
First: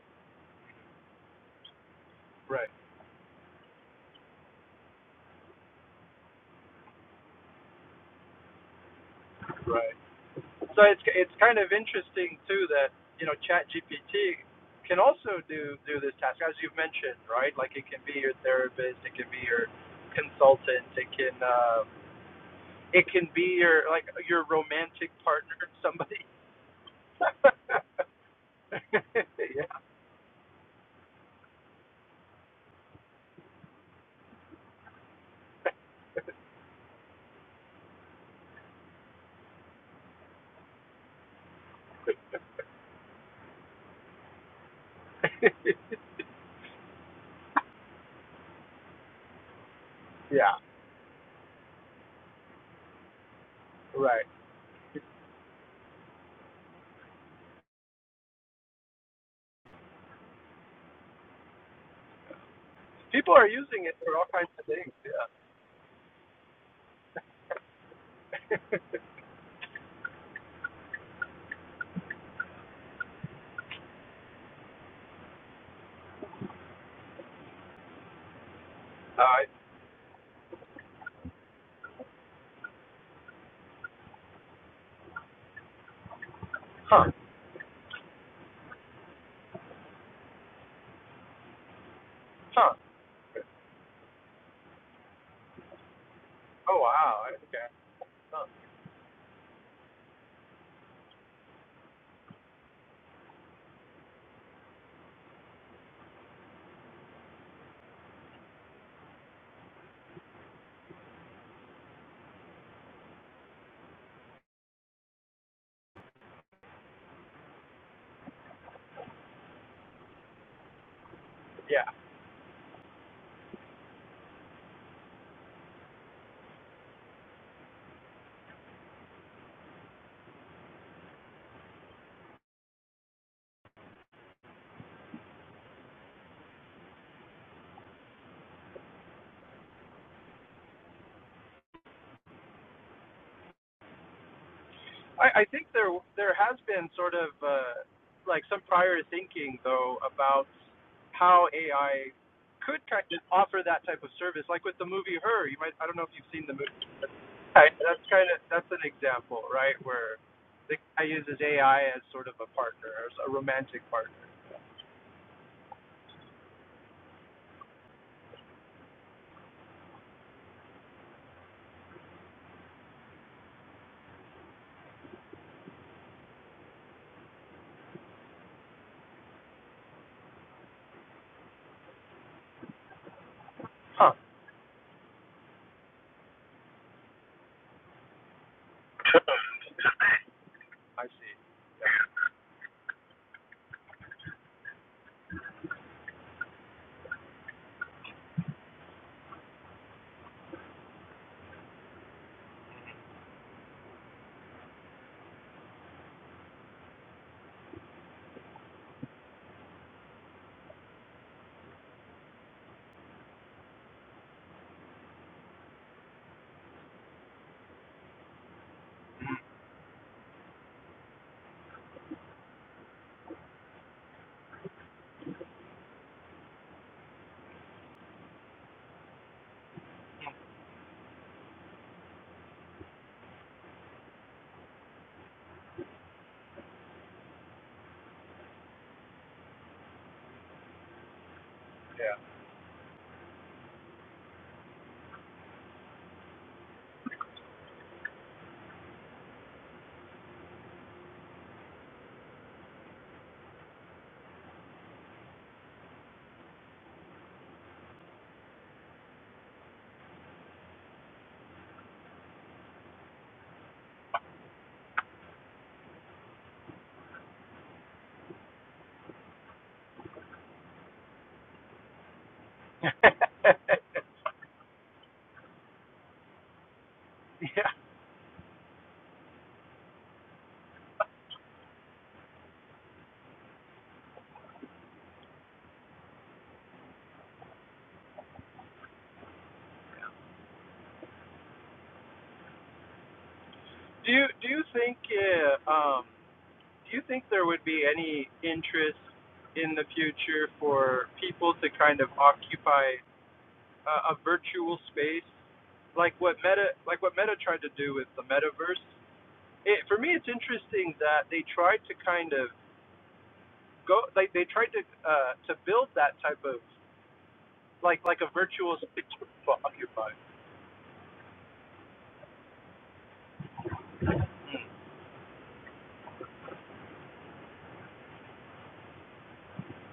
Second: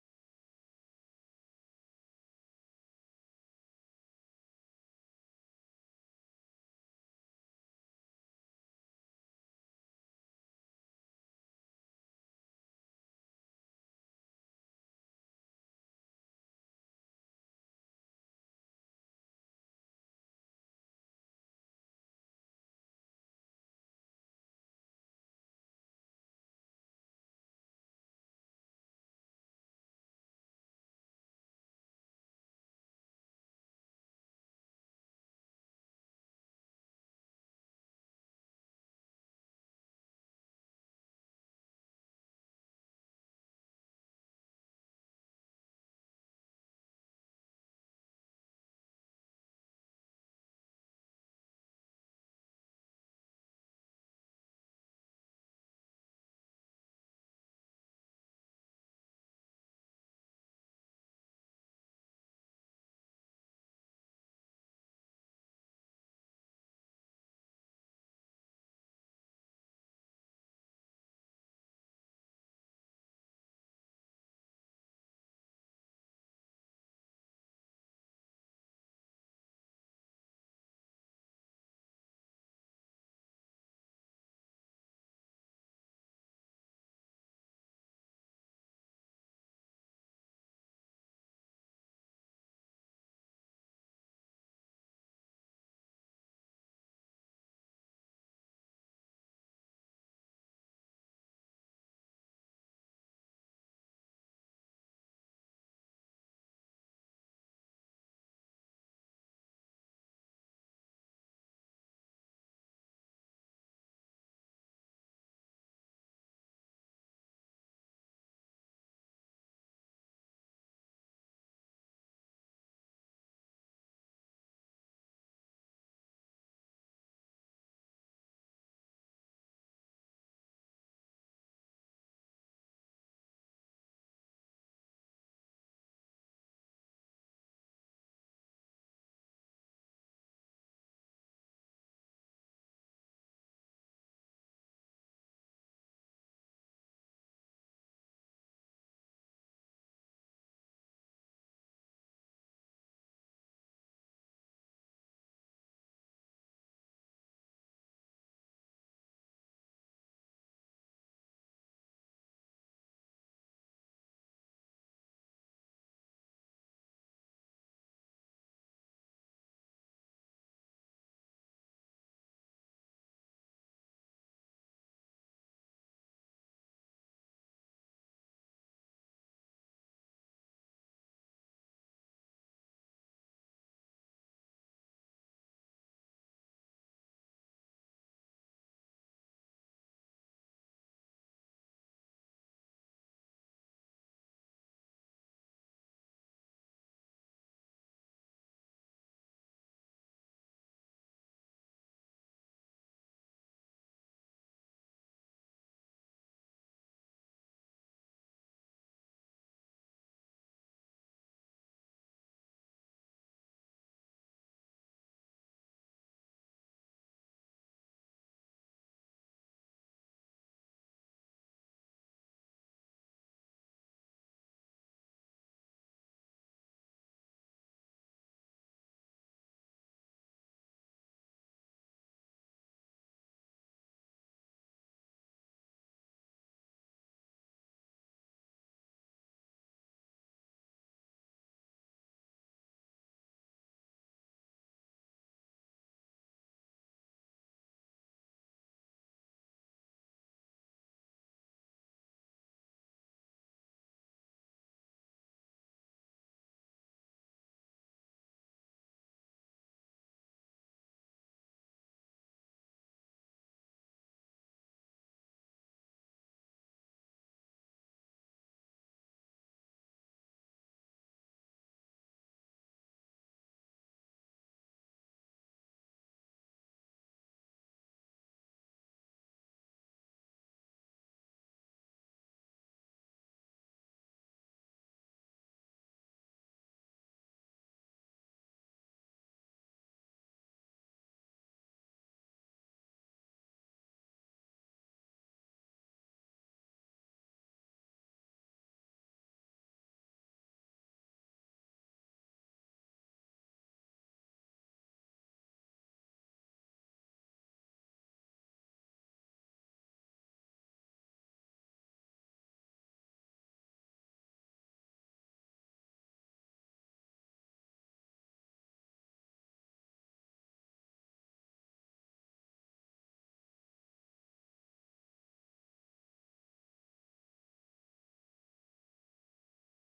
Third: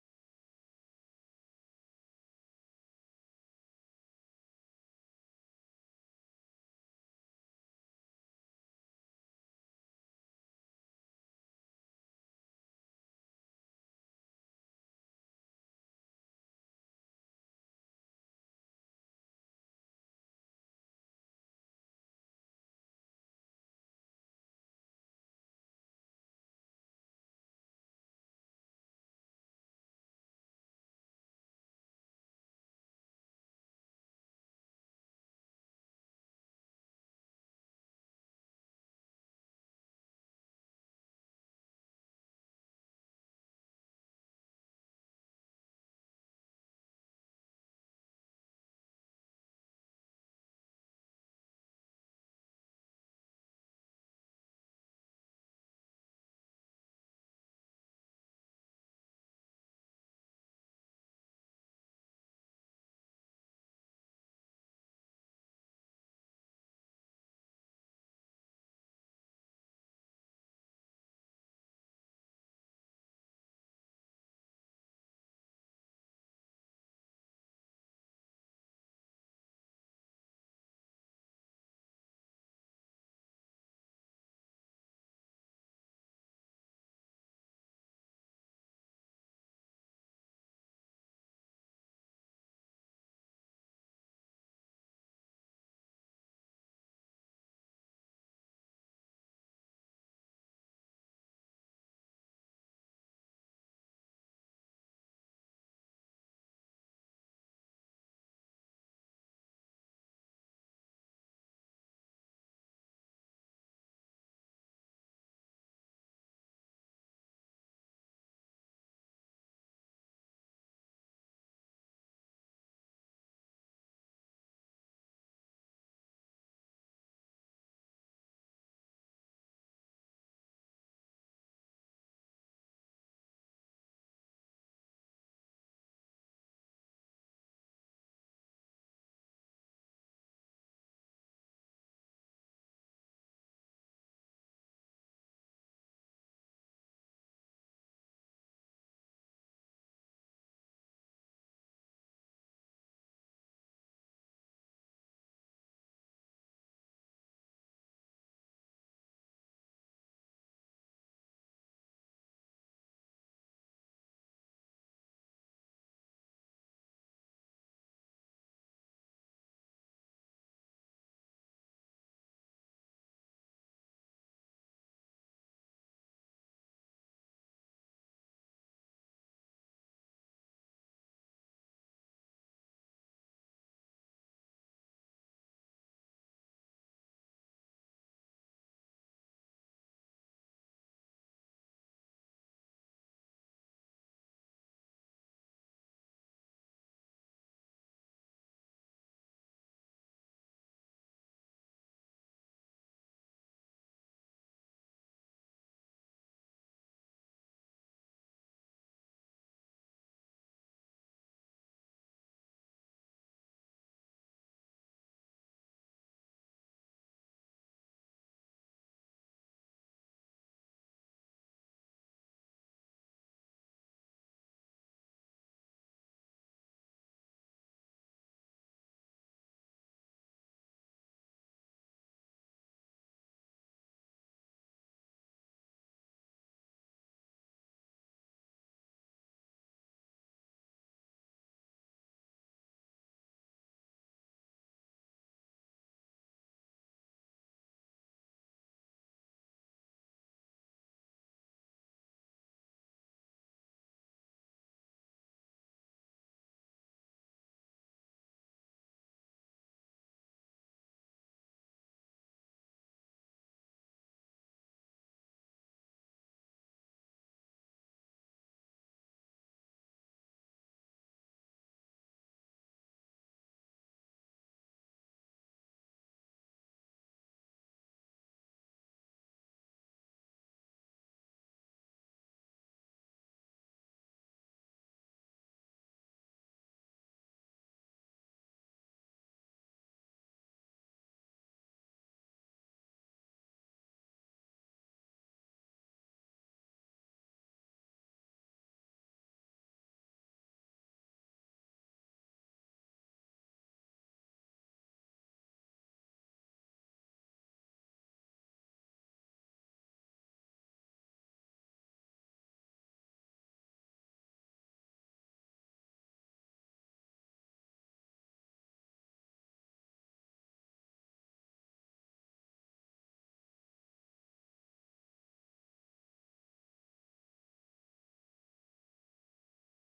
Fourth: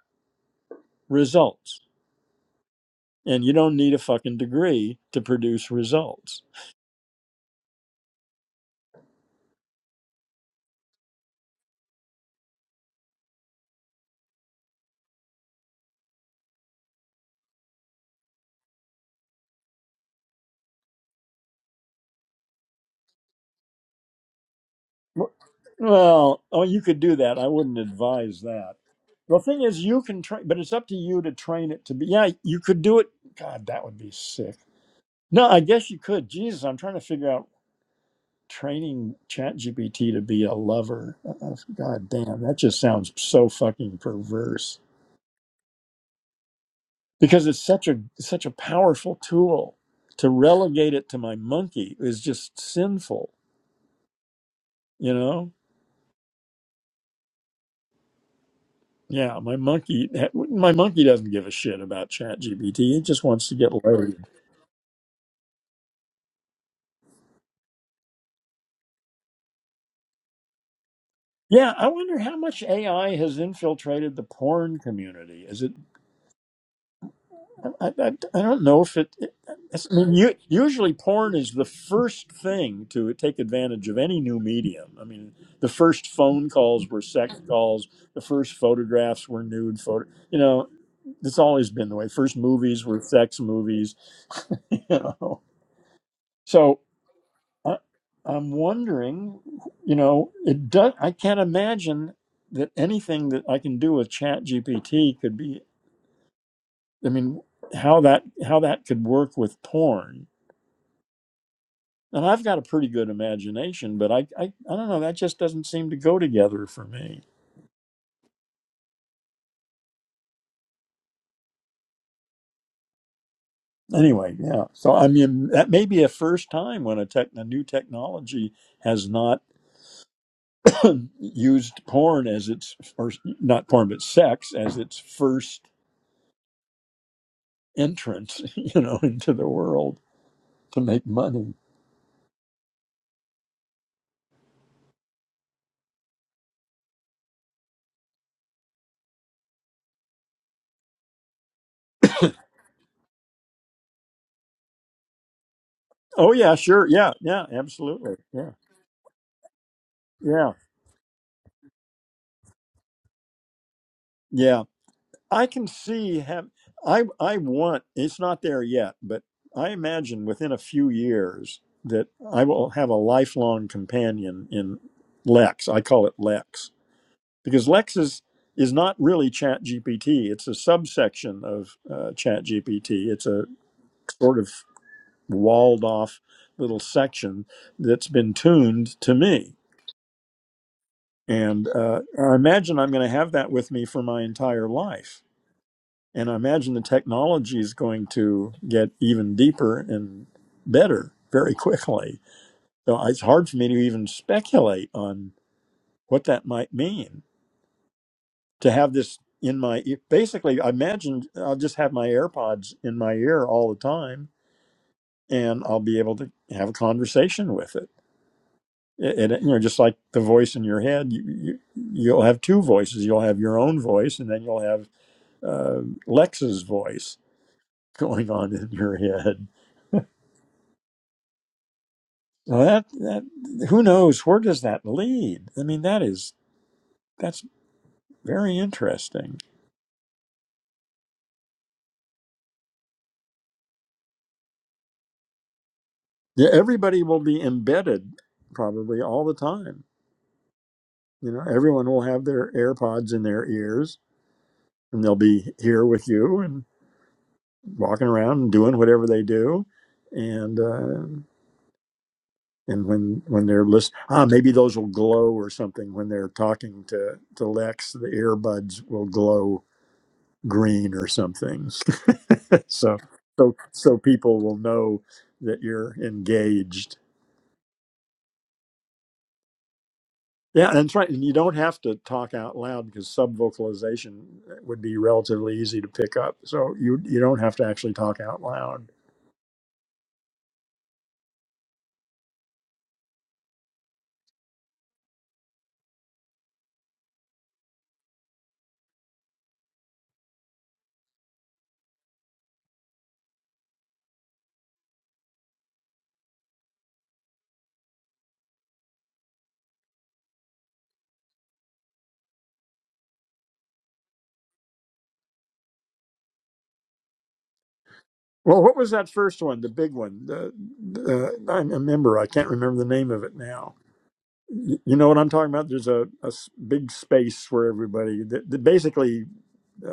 results right, and you don't need a fucking degree to produce results right. So it's it's kind of interesting too that you know ChatGPT can also do do this task as you've mentioned, right? Like it can be your therapist, it can be your consultant, it can uh, it can be your like your romantic partner, somebody. Well, oh, you could do that. I wouldn't advise that. yeah, The thing is, you can train, but it's up to you to train it to be. Yeah, you could do it. God, that would be sick. No, I guess you could. Jesus, I'm trying to figure out training ChatGPT to be a lover. Uh, God damn, that just sounds so fucking perverse. Because it's such a such a powerful tool. To yeah, relegate it to my monkey is just sinful. right. You know. Yeah, my monkey, my monkey doesn't give a shit about ChatGPT. GPT. It just People are wants to get using it for laid. all kinds of things. Yeah. Yeah, I wonder how much AI has infiltrated the porn community. Is it? I, I, I don't know if it. it's- Uh, I mean, u- usually porn is the first thing to take advantage of any new medium. I mean, the first phone calls were huh. sex calls. The first photographs were nude photo. You know, it's always been the way. First Huh. movies were sex movies. You know, Oh so. wow. Okay. I, Huh. I'm wondering, you know, it does. I can't imagine that anything that I can do with Chat GPT could be. I mean, how that how that could work with porn. And I've got a pretty good imagination, but I, I I don't know. That just doesn't seem to go together for me. Yeah. Anyway, yeah. So I mean, that may be a first time when a tech a new technology has not used porn as its or not porn but sex as its first. entrance, you know, into the world to make money. I, I think there there has been sort of uh, like some prior thinking though about how AI could kind of offer that type of service, like with the movie Her. You might I don't know if you've Oh seen the yeah, movie. sure. Yeah, yeah, Right, that's absolutely. kind of Yeah. that's an example, right, where Yeah. the guy uses AI as sort of a partner, as a romantic partner. Yeah. I can see have I I want it's not there yet, but I imagine within a few years that I will have a lifelong companion in Lex. I call it Lex because Lex is is not really Chat GPT. It's a subsection of uh, Chat GPT. It's a Huh. sort of walled off little section that's been tuned to me. I see. And uh, I imagine I'm going to have that with me for my entire life. And I imagine the technology is going to get even deeper and better very quickly. So uh, it's hard for me to even speculate on what that might mean to have this in my ear. Basically, I imagine I'll just have my AirPods in my ear all the time and I'll be able to have a conversation with it and you know just like the voice in your head you, you you'll have two voices you'll have your own voice and then you'll have uh, lex's voice going on in your head so that that who knows where does that lead i mean that is that's very interesting Yeah. yeah, everybody will be embedded probably all the time you know everyone will have their airpods in their ears and they'll be here with you and walking around and doing whatever they do and uh, and when when they're listening ah maybe those will glow or something when they're talking to to lex the earbuds will glow green or something so so so people will know that you're engaged yeah. yeah and that's right and you don't have to talk out loud because subvocalization would be relatively easy to pick up so you you don't have to actually talk out loud Do you do you think uh, um Do you think there would be any interest in the future for people to kind of occupy uh, a virtual space, like what Meta, like what Meta tried to do with the metaverse? It, for me, it's interesting that they tried to kind of go, like they tried to uh, to build that type of like like a well what virtual was space that first for one the big Occupy. one the, the i remember i can't remember the name of it now Y- You know what I'm talking about? There's a, a s- big space for everybody. The, the, basically, uh,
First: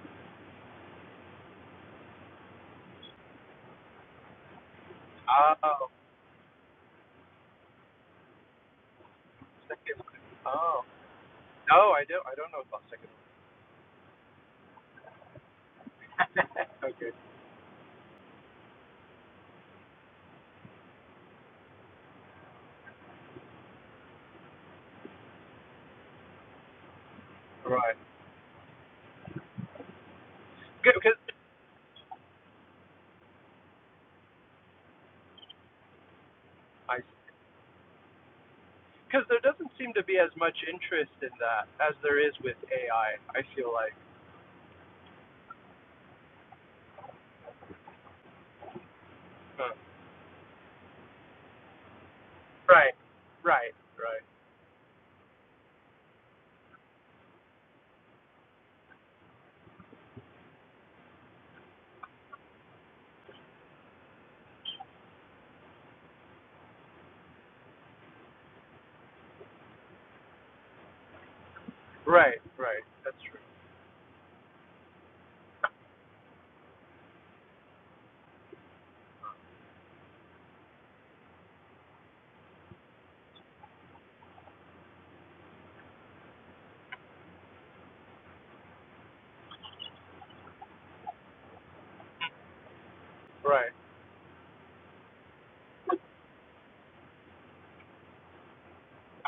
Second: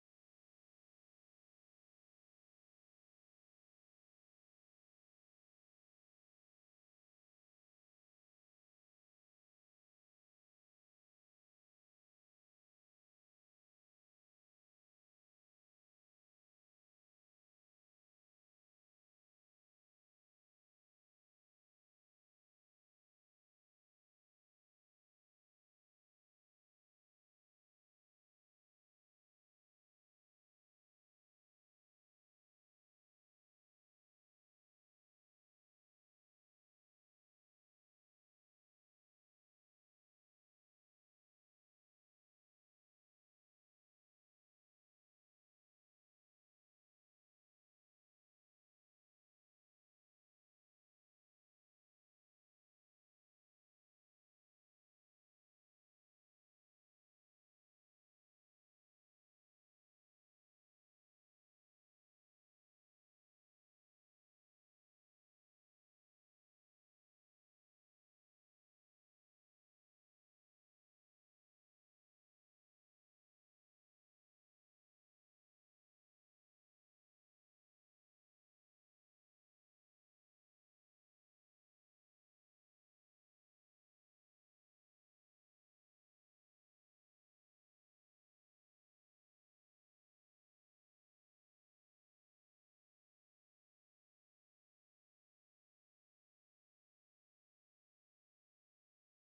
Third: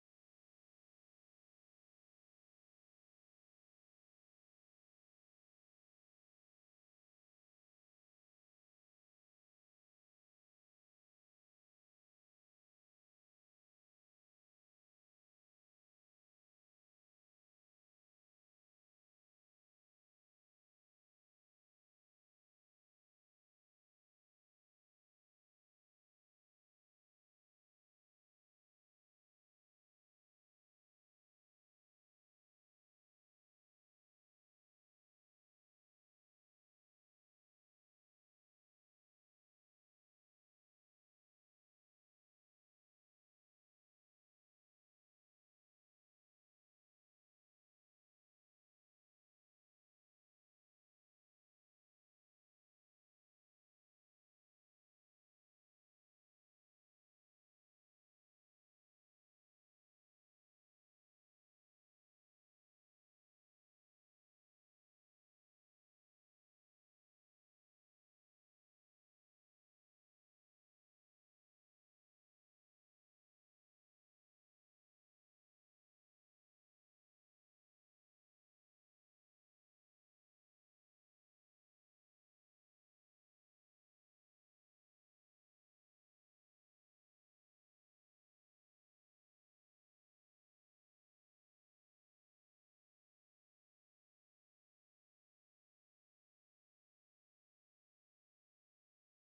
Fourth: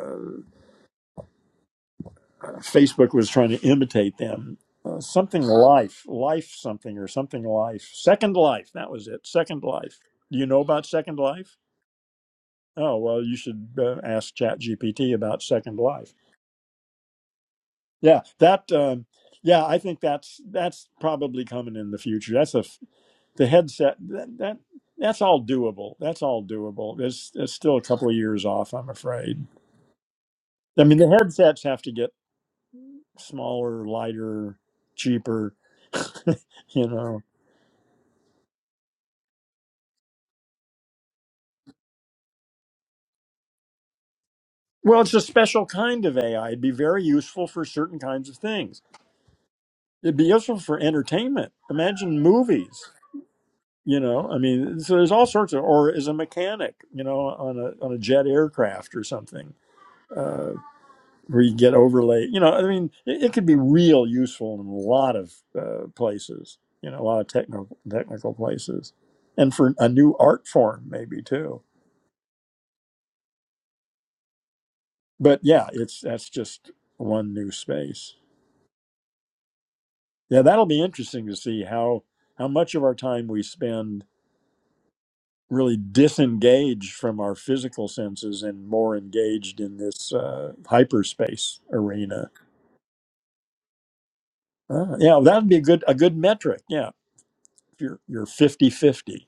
uh, Facebook was trying to imitate them. Uh, something Oh, life, life something or something life. Second life, that was it. Second life. second. Do you know Oh, about Second Life? no, I don't. I don't know about Oh second. well, you should uh, ask ChatGPT about Second Life. okay, Yeah, that. Um, yeah, I think that's that's probably coming in the future. That's a f- the headset that, that that's all doable. That's all doable. It's, it's still a right. couple of years off, I'm afraid. I Good mean, the Because headsets have to get smaller, lighter, cheaper, you I know. Because there doesn't seem to be as much interest in that as there is with AI. I I feel like. Well, it's a special kind of AI. It'd be very useful for certain kinds of things. Huh. It'd be useful for entertainment. Imagine movies, Right. Right. you Right. know. I mean, so there's all sorts of, or as a mechanic, you know, on a on a jet aircraft or something. Uh, where you get overlay. You know, I mean, it, it could be real useful in a lot of uh, places. You know, a lot of technical technical places, and for a new art form maybe too. Right. Right. That's true. But yeah, it's that's just one new space. Yeah, that'll be interesting to see how how much of our time we spend really disengaged from our physical senses and more engaged in this uh, hyperspace arena. Right. Uh, yeah, that'd be a good a good metric. Yeah, if you're you're fifty fifty.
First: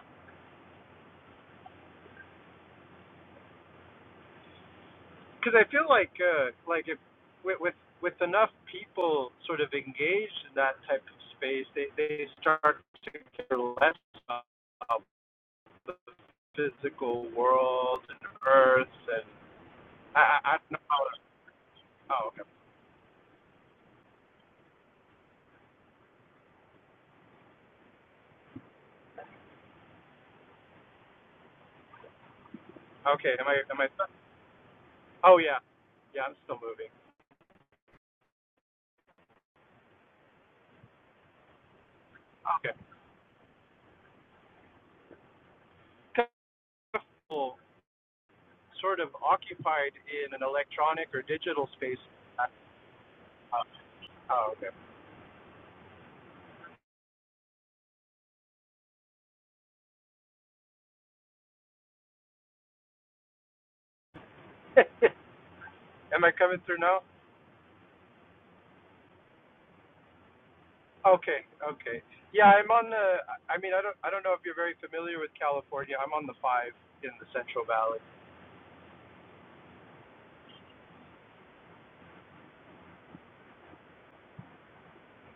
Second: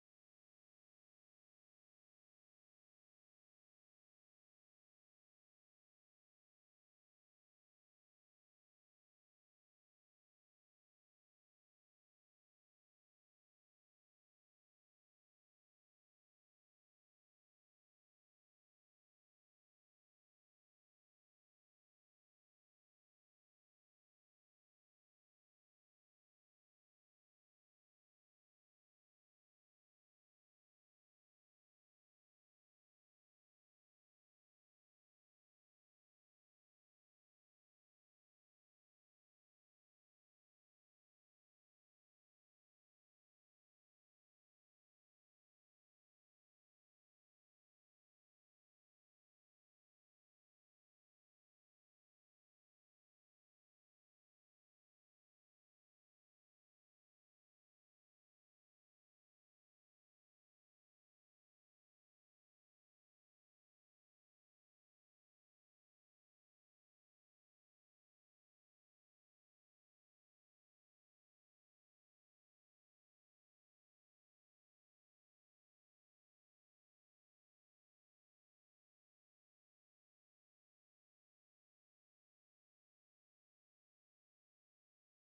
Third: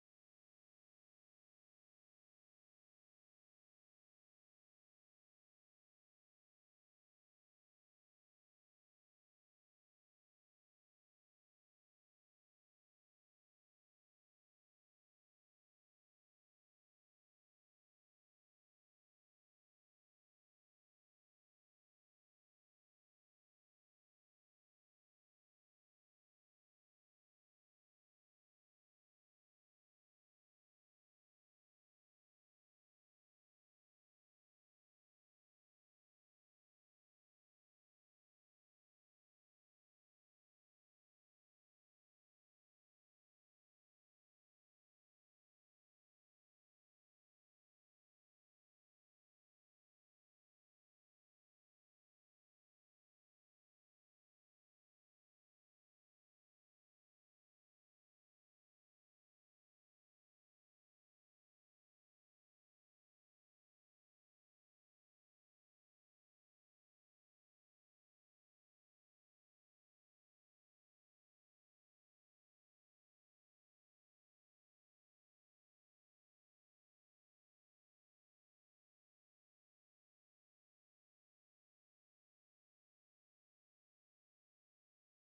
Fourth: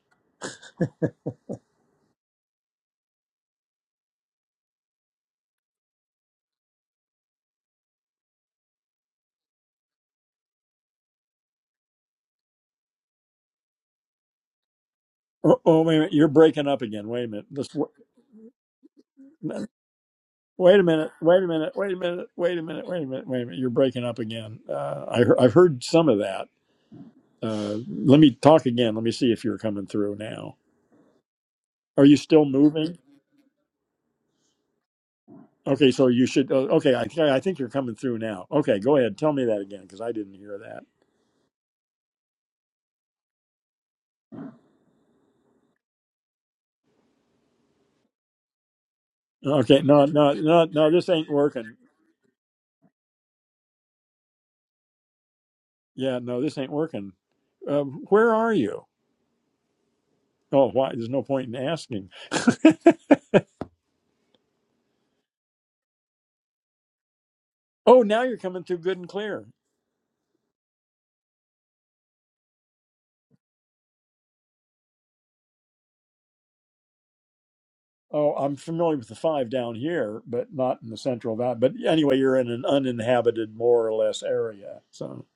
Because I feel like uh, like if with, with with enough people sort of engaged in that type of space, they they start to care less about Oh, oh, the wait a minute. You're breaking up again. Wait physical a minute. Just world and Earth and wa- I I, I don't know. wait a How minute. to, Wait a minute. Wait a minute. oh, okay. Wait a minute. Wait a minute. Wait a minute. You're breaking up again. Uh, I, he- I've heard some of that. Uh, let me talk again. Let me see if you're coming through now. Are you still moving? Okay. Am I am I? Oh yeah. Okay, so Yeah. you I'm should. Uh, still moving. okay, I, I think you're coming through now. Okay, go ahead. Tell me that again because I didn't hear that. Okay. sort of Okay, occupied no, no, in an no, no. electronic This or ain't digital working. space. Uh, uh, oh, okay. Yeah, no, this ain't working. Uh, where are you? Oh, why? There's no point in asking. Am I coming through now? Oh, now you're coming through good and clear. Okay, okay. Yeah, I'm on the. I mean, I don't. I don't know if you're very familiar with California. I'm on the five in the Central Valley. Oh, I'm familiar with the five down here, but not in the Central Valley. But anyway, you're in an uninhabited, more or less, area. So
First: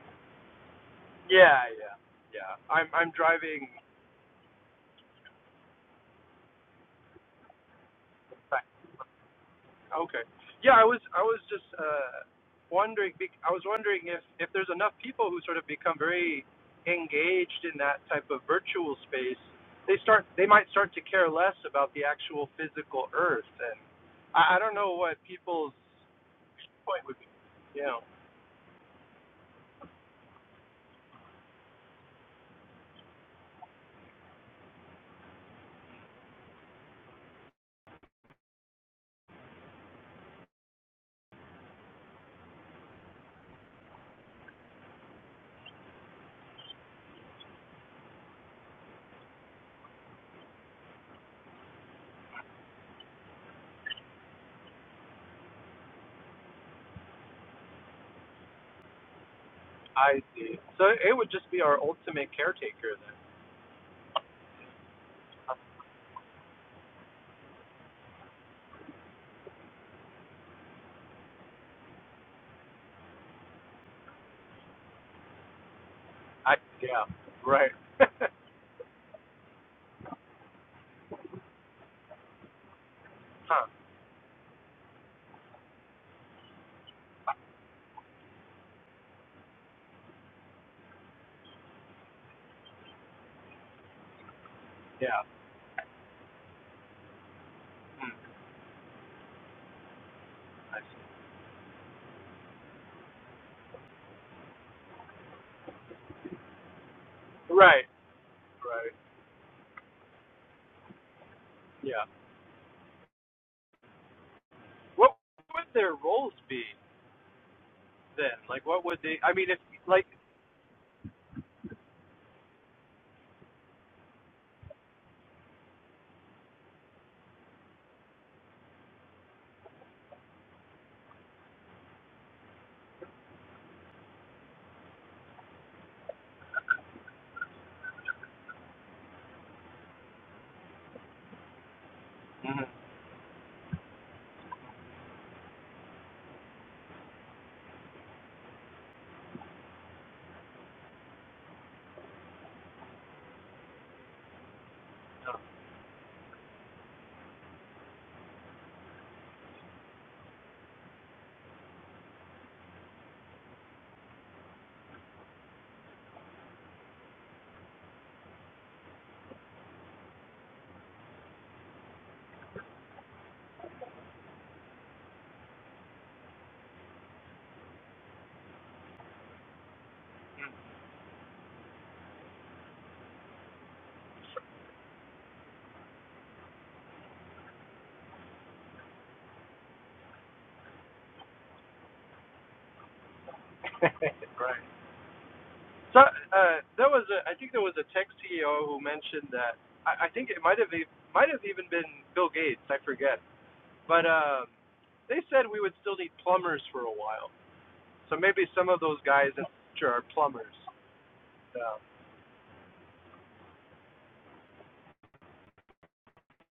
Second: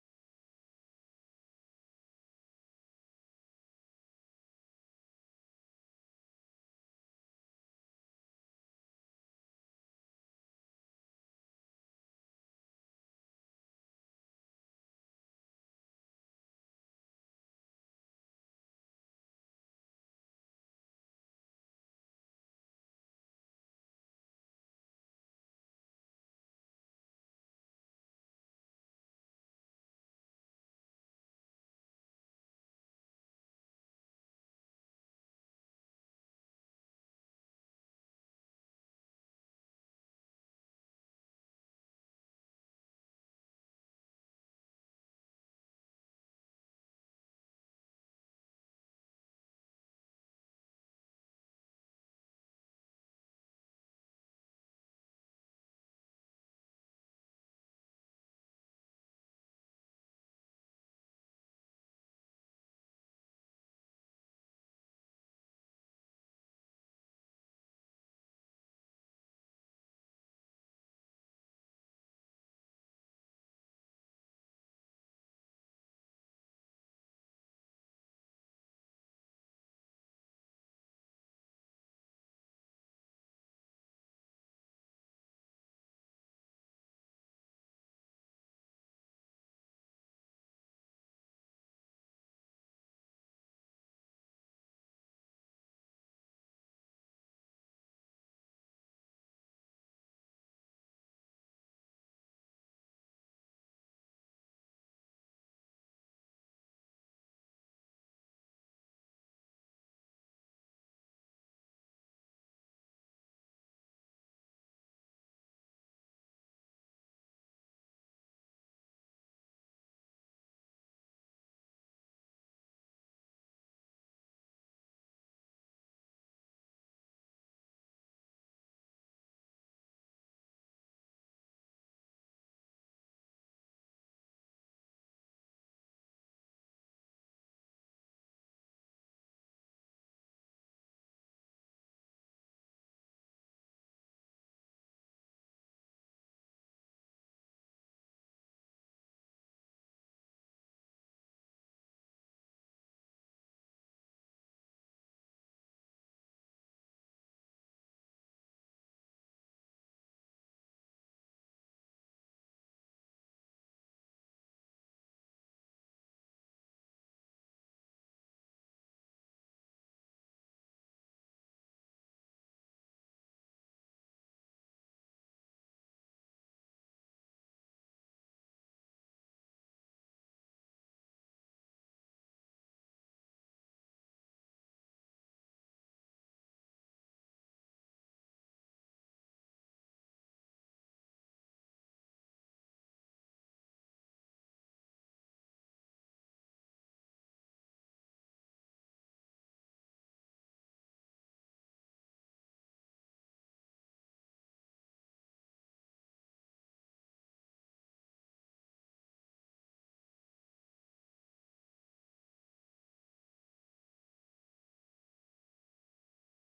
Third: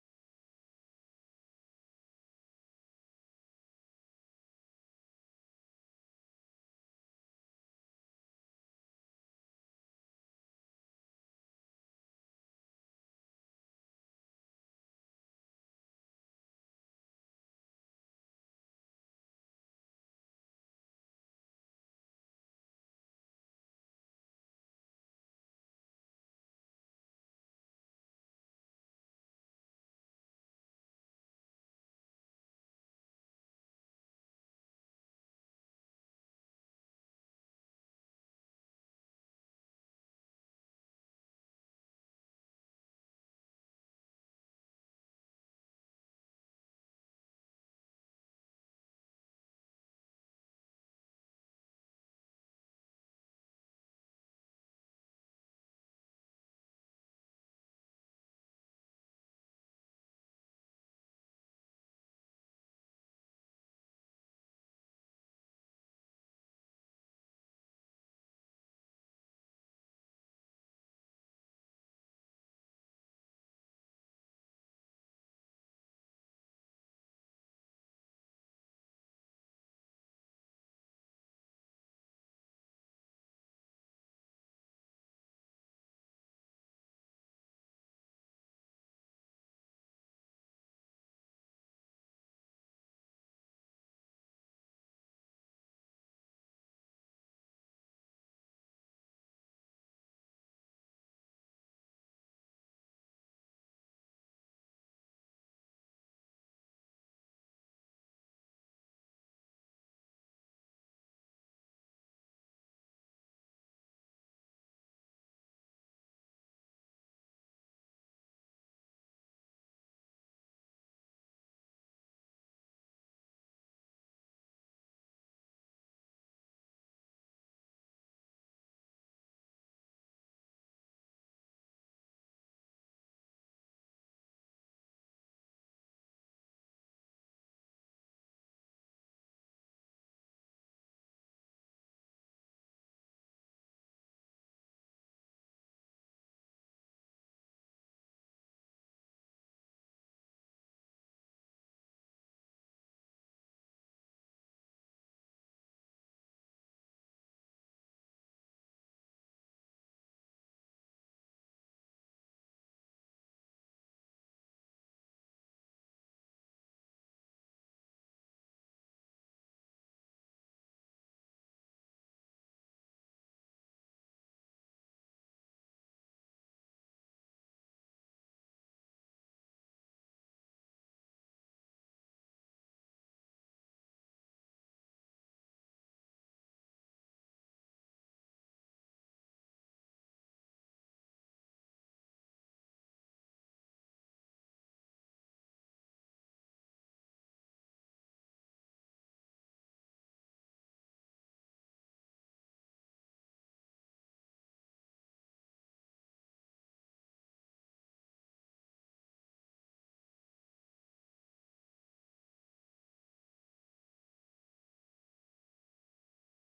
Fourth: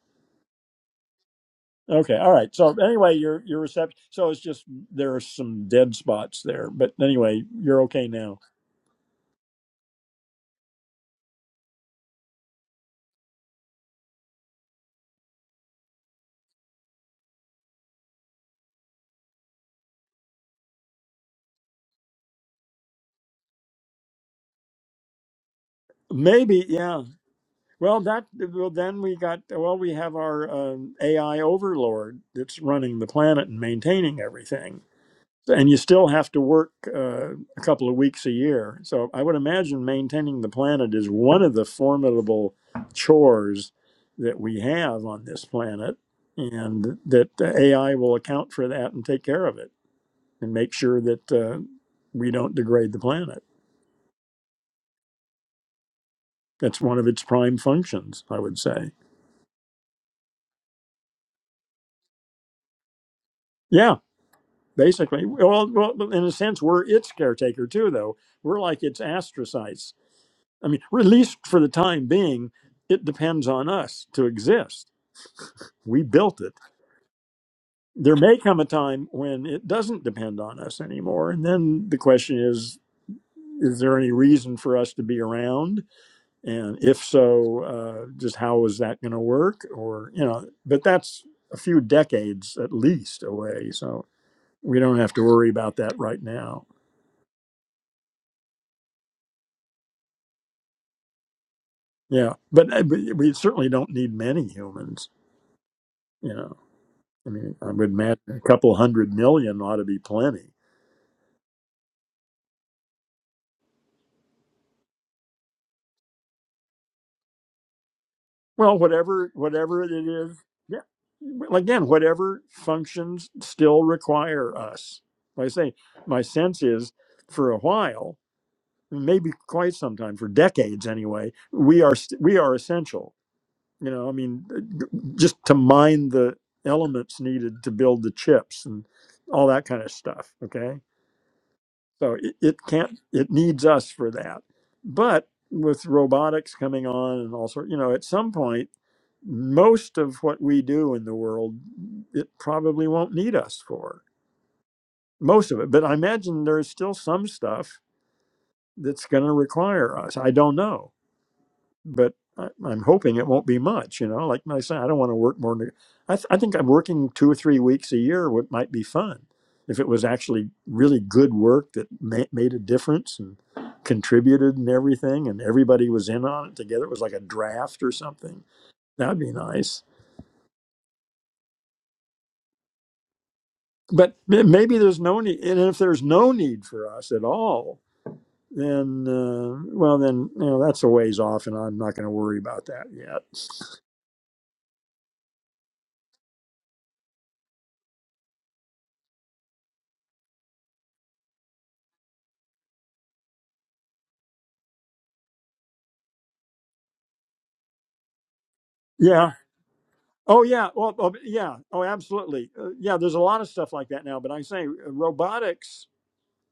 Yeah, yeah, okay, all right. yeah. So I'm I'm anyway, your your driving reception. So it's just there are some dead spots there. But anyway, you're okay now. Okay. Yeah, I was I was just uh, wondering. bec- I was wondering if if there's enough people who sort of become very engaged in that type of virtual space, they start they might start to care less about the actual physical Earth, and I, I don't know what people's Maybe yeah. point would be. Well, Yeah, that well then we got well we have our um, AI overlord that's running the planet and maintaining everything. and you still have to work uh, a couple of weeks a year. So I would imagine maintaining the planet is one of the formidable chores that we have on this planet, and that the AI will account for that and take care of it and make sure that uh, we don't degrade the planet. That's one of its prime functions, I would say. I see. So it would just be our ultimate caretaker then. Yeah, basically. Well, well, in a sense, we're its caretaker too, though. We're like its astrocytes I mean, or at least for the time being, it depends on us to exist. We built I it. yeah. Right. There may come a time when it doesn't depend on us anymore. And then the question is huh. is there any reason for us to be around? And if so, uh, just how is that going to work? Or, you know, but that's a few decades at least away. So we don't have to Yeah. worry about that right now. Hmm. I see. Yeah. But uh, but we certainly don't need many humans, you know. I mean, I Right. would imagine a couple Right. hundred million ought to be plenty. Yeah. What would their roles be? then? Like, Well, what would they? whatever, I mean, if whatever it like, is, yeah. Well, Again, whatever functions still require us. Like I say, my sense is, for a while, maybe quite some time, for decades anyway, we are st- we are essential. You know, I mean, just to mine the elements needed to build the chips and all that kind of stuff. Okay So it, it hmm can't, it needs us for that. But with robotics coming on and all sort, you know, at some point, most of what we do in the world, it probably won't need us for most of it. But I imagine there's still some stuff that's going to require us. I don't know but I, I'm hoping it won't be much. You know, like I say, I don't want to work more. than- I, th- I think I'm working two or three weeks a year. What might be fun if it was actually really good work that ma- made a difference and contributed and everything, and everybody was in on it together. It was like a draft or something. That'd be nice. But ma- maybe there's no need, and if there's no need for us at all, then uh, well, then you know that's a ways off, and I'm not going to worry about that yet. Right. so uh, there was a, I think there was a tech CEO who mentioned that. I, I think it might have e- might have even been Bill Gates. I forget, but um, they said we would still need plumbers for a while. So maybe some of those Yeah, guys in the future are Oh plumbers. yeah, well, oh, yeah, Um, oh absolutely, uh, yeah. There's a lot of stuff like that now, but I say uh, robotics,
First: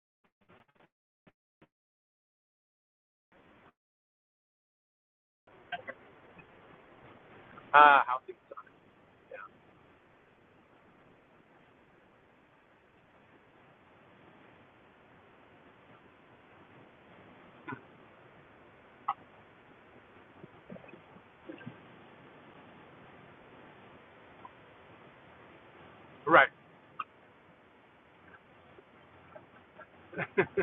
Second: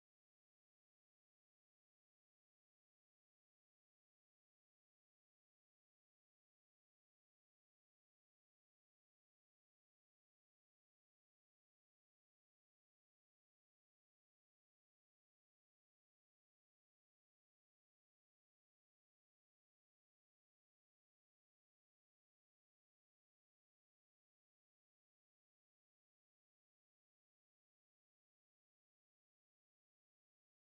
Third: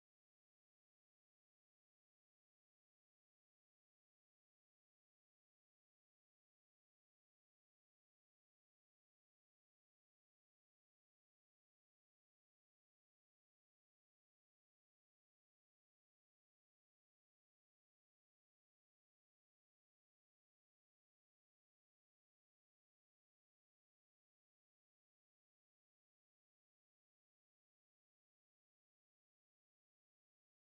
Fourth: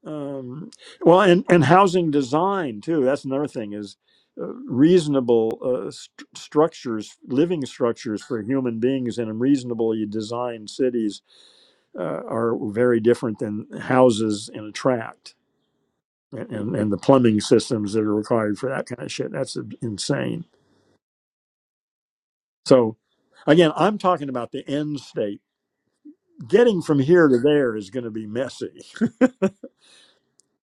um, well, and and housing design too. That's another thing is uh, reasonable uh, st- structures, living uh, structures housing. for human beings in reasonably designed cities uh, are very different than houses in a tract and, and and the plumbing systems that are required for that kind of shit. That's uh, insane. So, again, I'm talking about the end state Right. getting from here to there is going to be messy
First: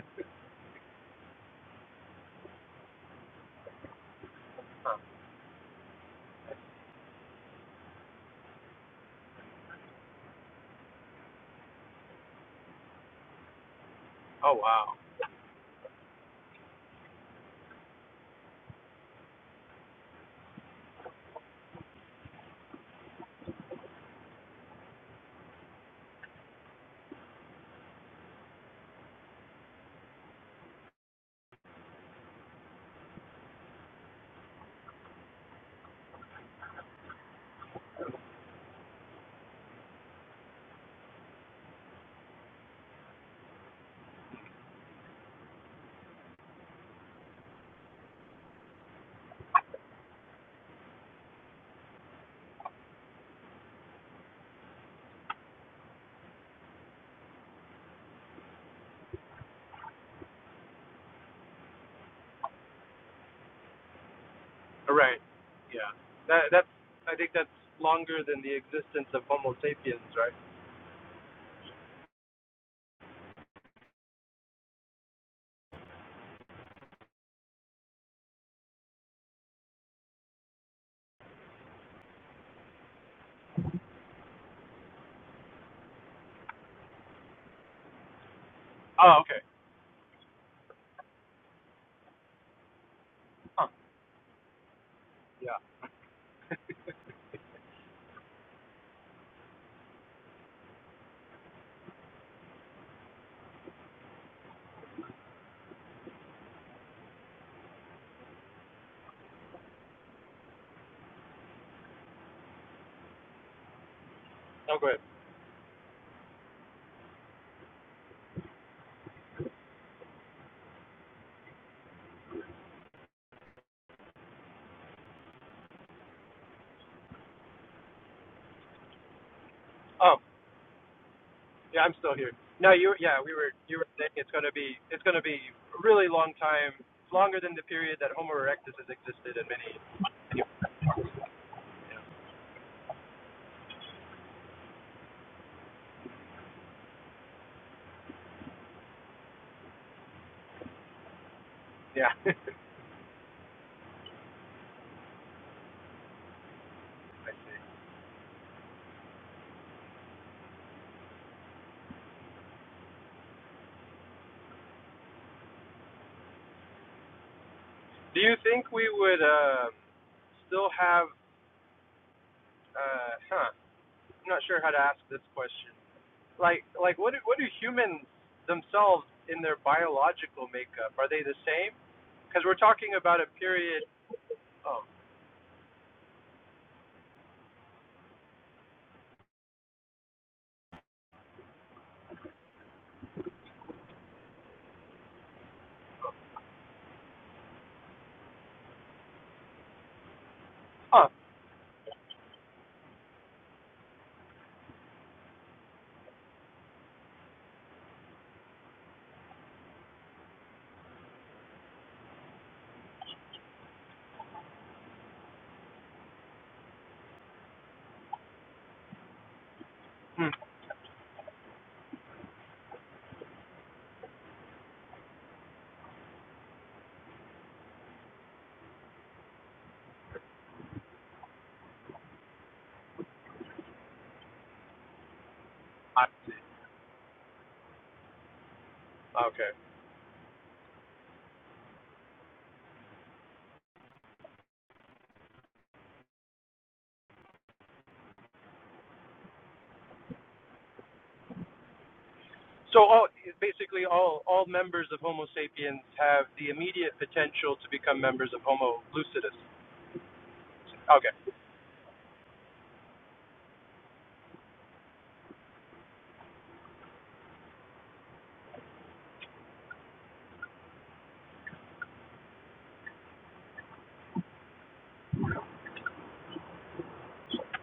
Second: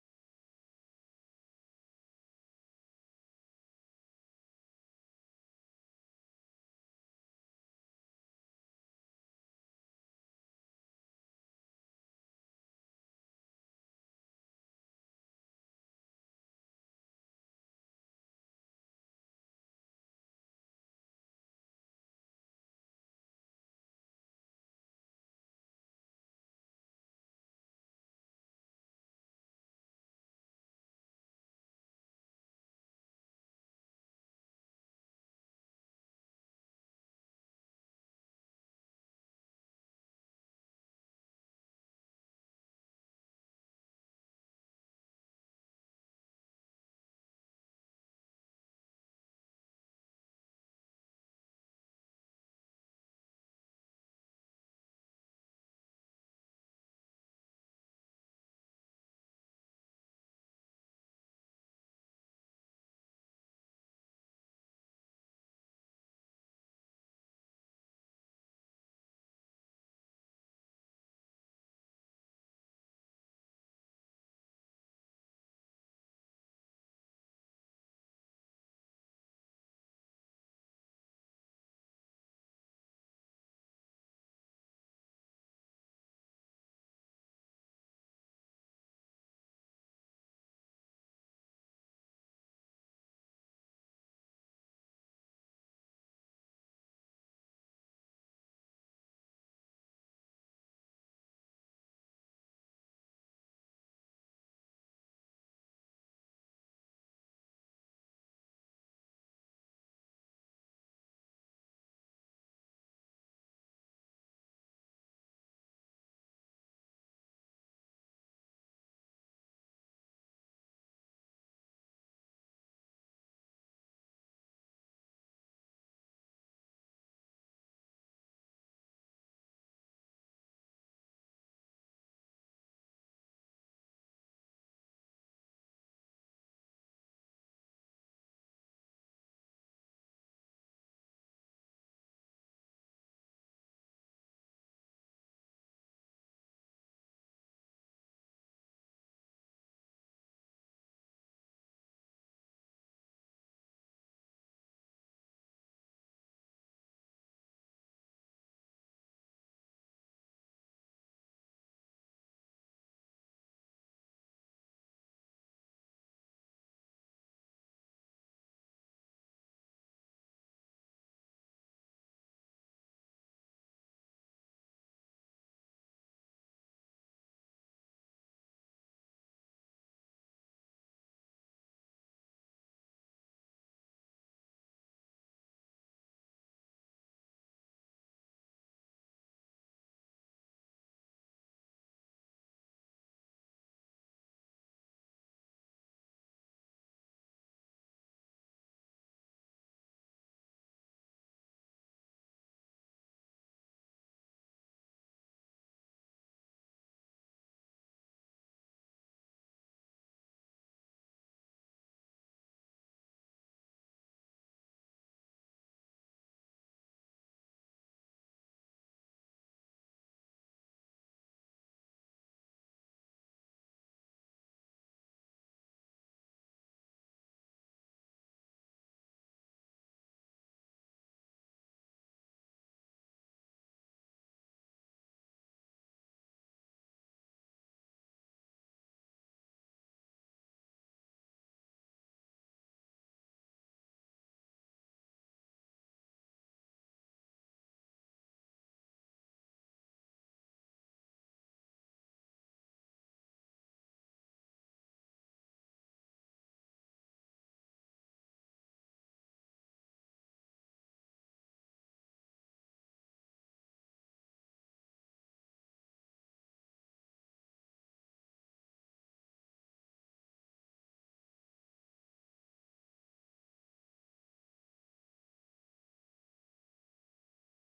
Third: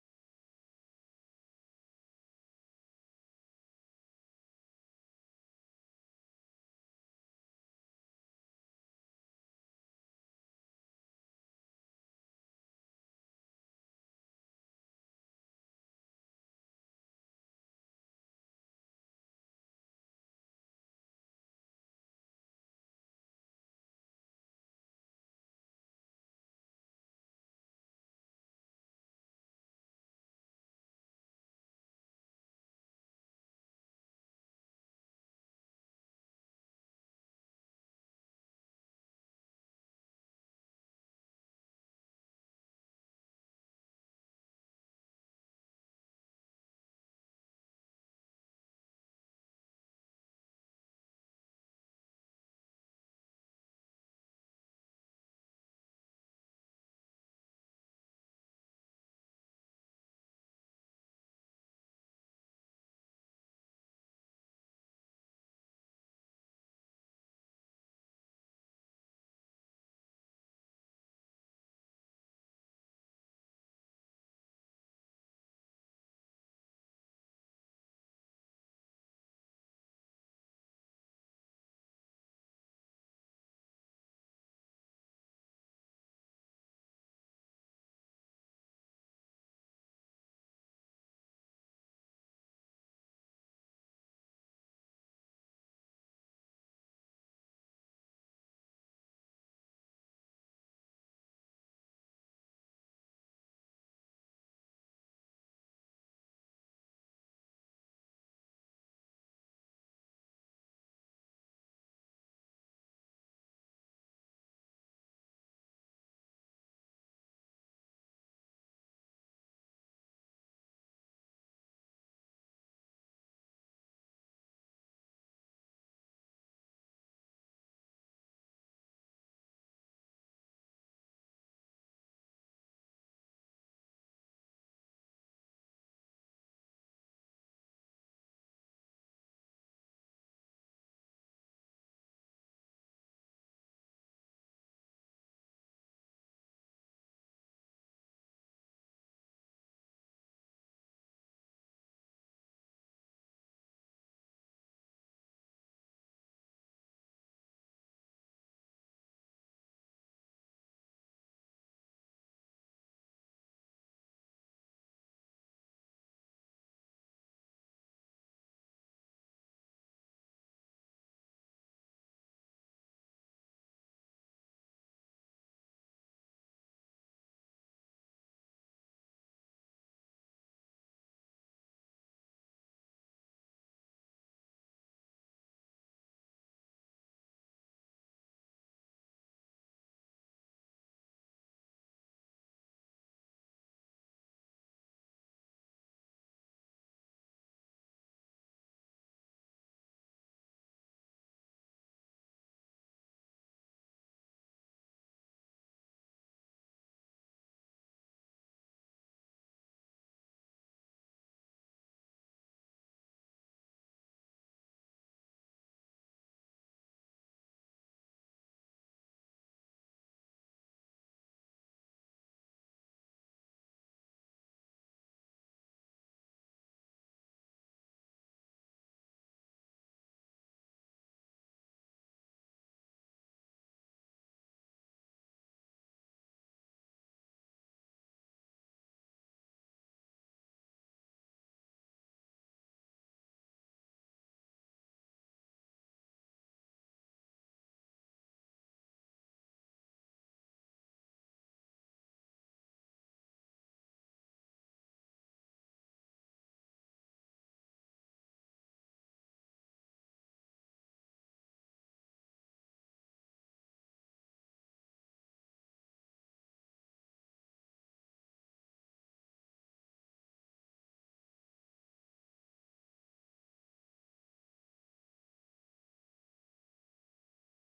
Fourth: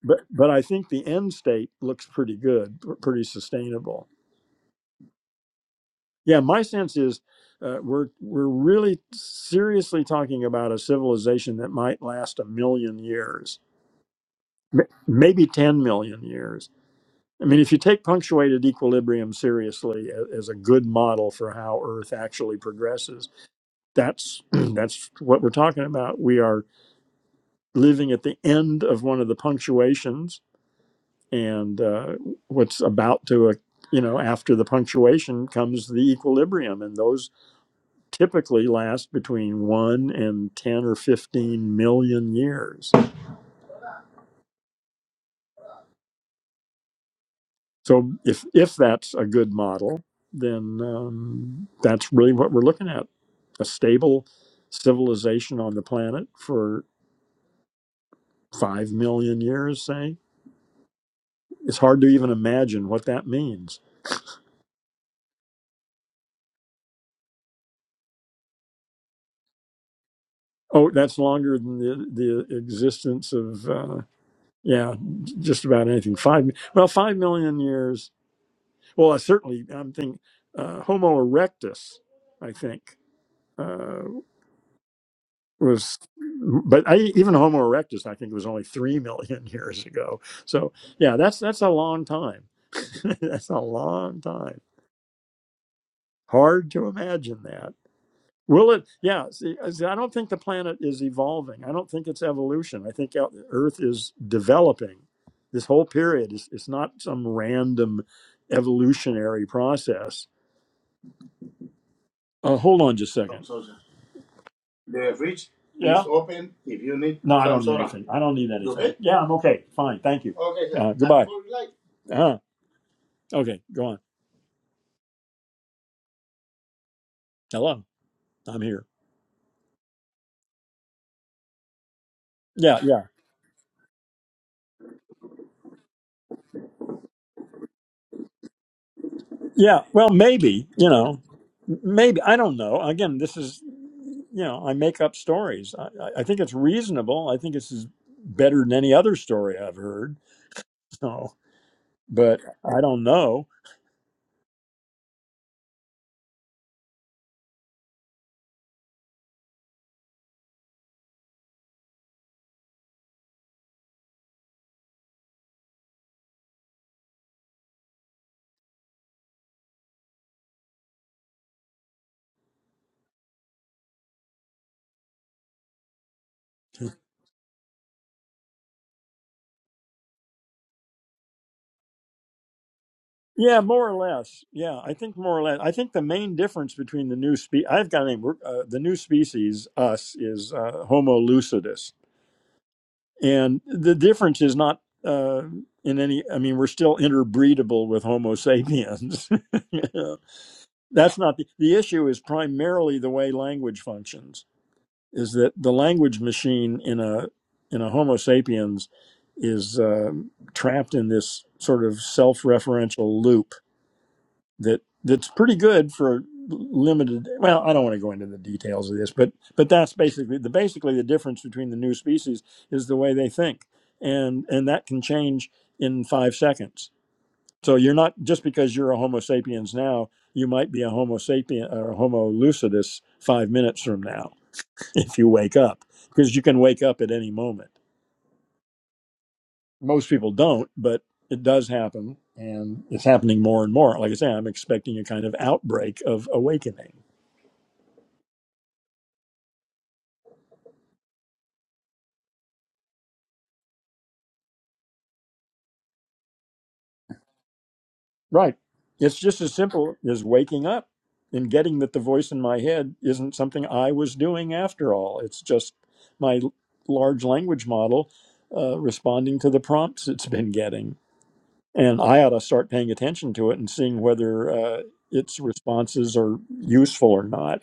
but but i think the end state looks pretty good pretty sustainable yeah my sense is uh, we're we're really seriously talking about a civilization that might last a million years Oh m- wow. maybe 10 million years i mean if you take punctuated equilibrium seriously a- as a good model for how earth actually progresses that's that's what we're talking about we are living at the end of one of the punctuations and uh, what's about to uh, you know after the punctuation comes the equilibrium and those typically last between 1 and 10 or 15 million years so if if that's a good model then um, that's really what we're looking at a stable civilization on the planet for 5 million years say it's hard to even imagine what that means Right. Yeah. That that's. I think that's longer than the existence of Homo sapiens. Right. oh that's longer than the, the existence of uh, Yeah, just about anything. Five well, five million years. Well, I certainly, I'm thinking uh, Homo erectus. I think uh, was, but I, even Homo erectus, I think was only three Oh, okay. million years ago. So yeah, that's that's a long time. that's a Huh. long time. Yeah. Hard to imagine that. Will it? Yeah. See, I don't think the planet is evolving. I don't think it's evolution. I think Earth is developing. This whole period is it's not some random evolutionary process. Uh, hold on just a second. Oh, go ahead. The fridge Yeah. is open if you need No, I don't need soda. anything. I don't need anything. okay? Yeah, I'm okay. Fine. Thank you. Okay, Uh, goodbye. like. Uh-huh. Okay. Go on. Hello. I'm here. Um, Yeah, I'm still here. No, Yeah. you Yeah. yeah, we were you were saying it's gonna be it's gonna be a really long time, longer than the period that Homo erectus has existed in many Yeah, you well, maybe you know, know. maybe I don't know. Again, this is you know, I make up stories. I, I I think it's reasonable. I think this is better than any other story I've heard. So, Yeah. but I don't know. Do you think we would um still have uh huh. I'm not sure how to ask this question. Like like what do what do humans themselves in their biological makeup, are they the same? Because we're talking about a Yeah, period more or less. Yeah, oh, I think more or less. I think the main difference between the new spe I've got a name. We're- Uh, the new species, us, is uh, Homo lucidus, and the difference is not uh, in any. I mean, we're still interbreedable with Homo sapiens. oh that's not the, the issue is primarily the way language functions is that the language machine in a in a homo sapiens is um, trapped in this sort of self-referential loop that that's pretty good for limited well i don't want to go into the details of this but but that's basically the basically the difference between the new species is the way they think and and that can change in 5 seconds so you're not just because you're a Homo sapiens now, you might be a Homo sapien or a Homo lucidus five minutes from now if you wake up, I see. because you can wake up at any moment. Okay. Most people don't, but it does happen, and it's happening more and more. Like I say, I'm expecting a kind of outbreak of awakening. So all, basically, all all members of Homo sapiens have the immediate potential to become members of Right. Homo It's lucidus. just as simple as waking up Okay. and getting that the voice in my head isn't something I was doing after all. It's just my l- large language model uh, responding to the prompts it's been getting. And I ought to start paying attention to it and seeing whether uh, its responses are useful or not.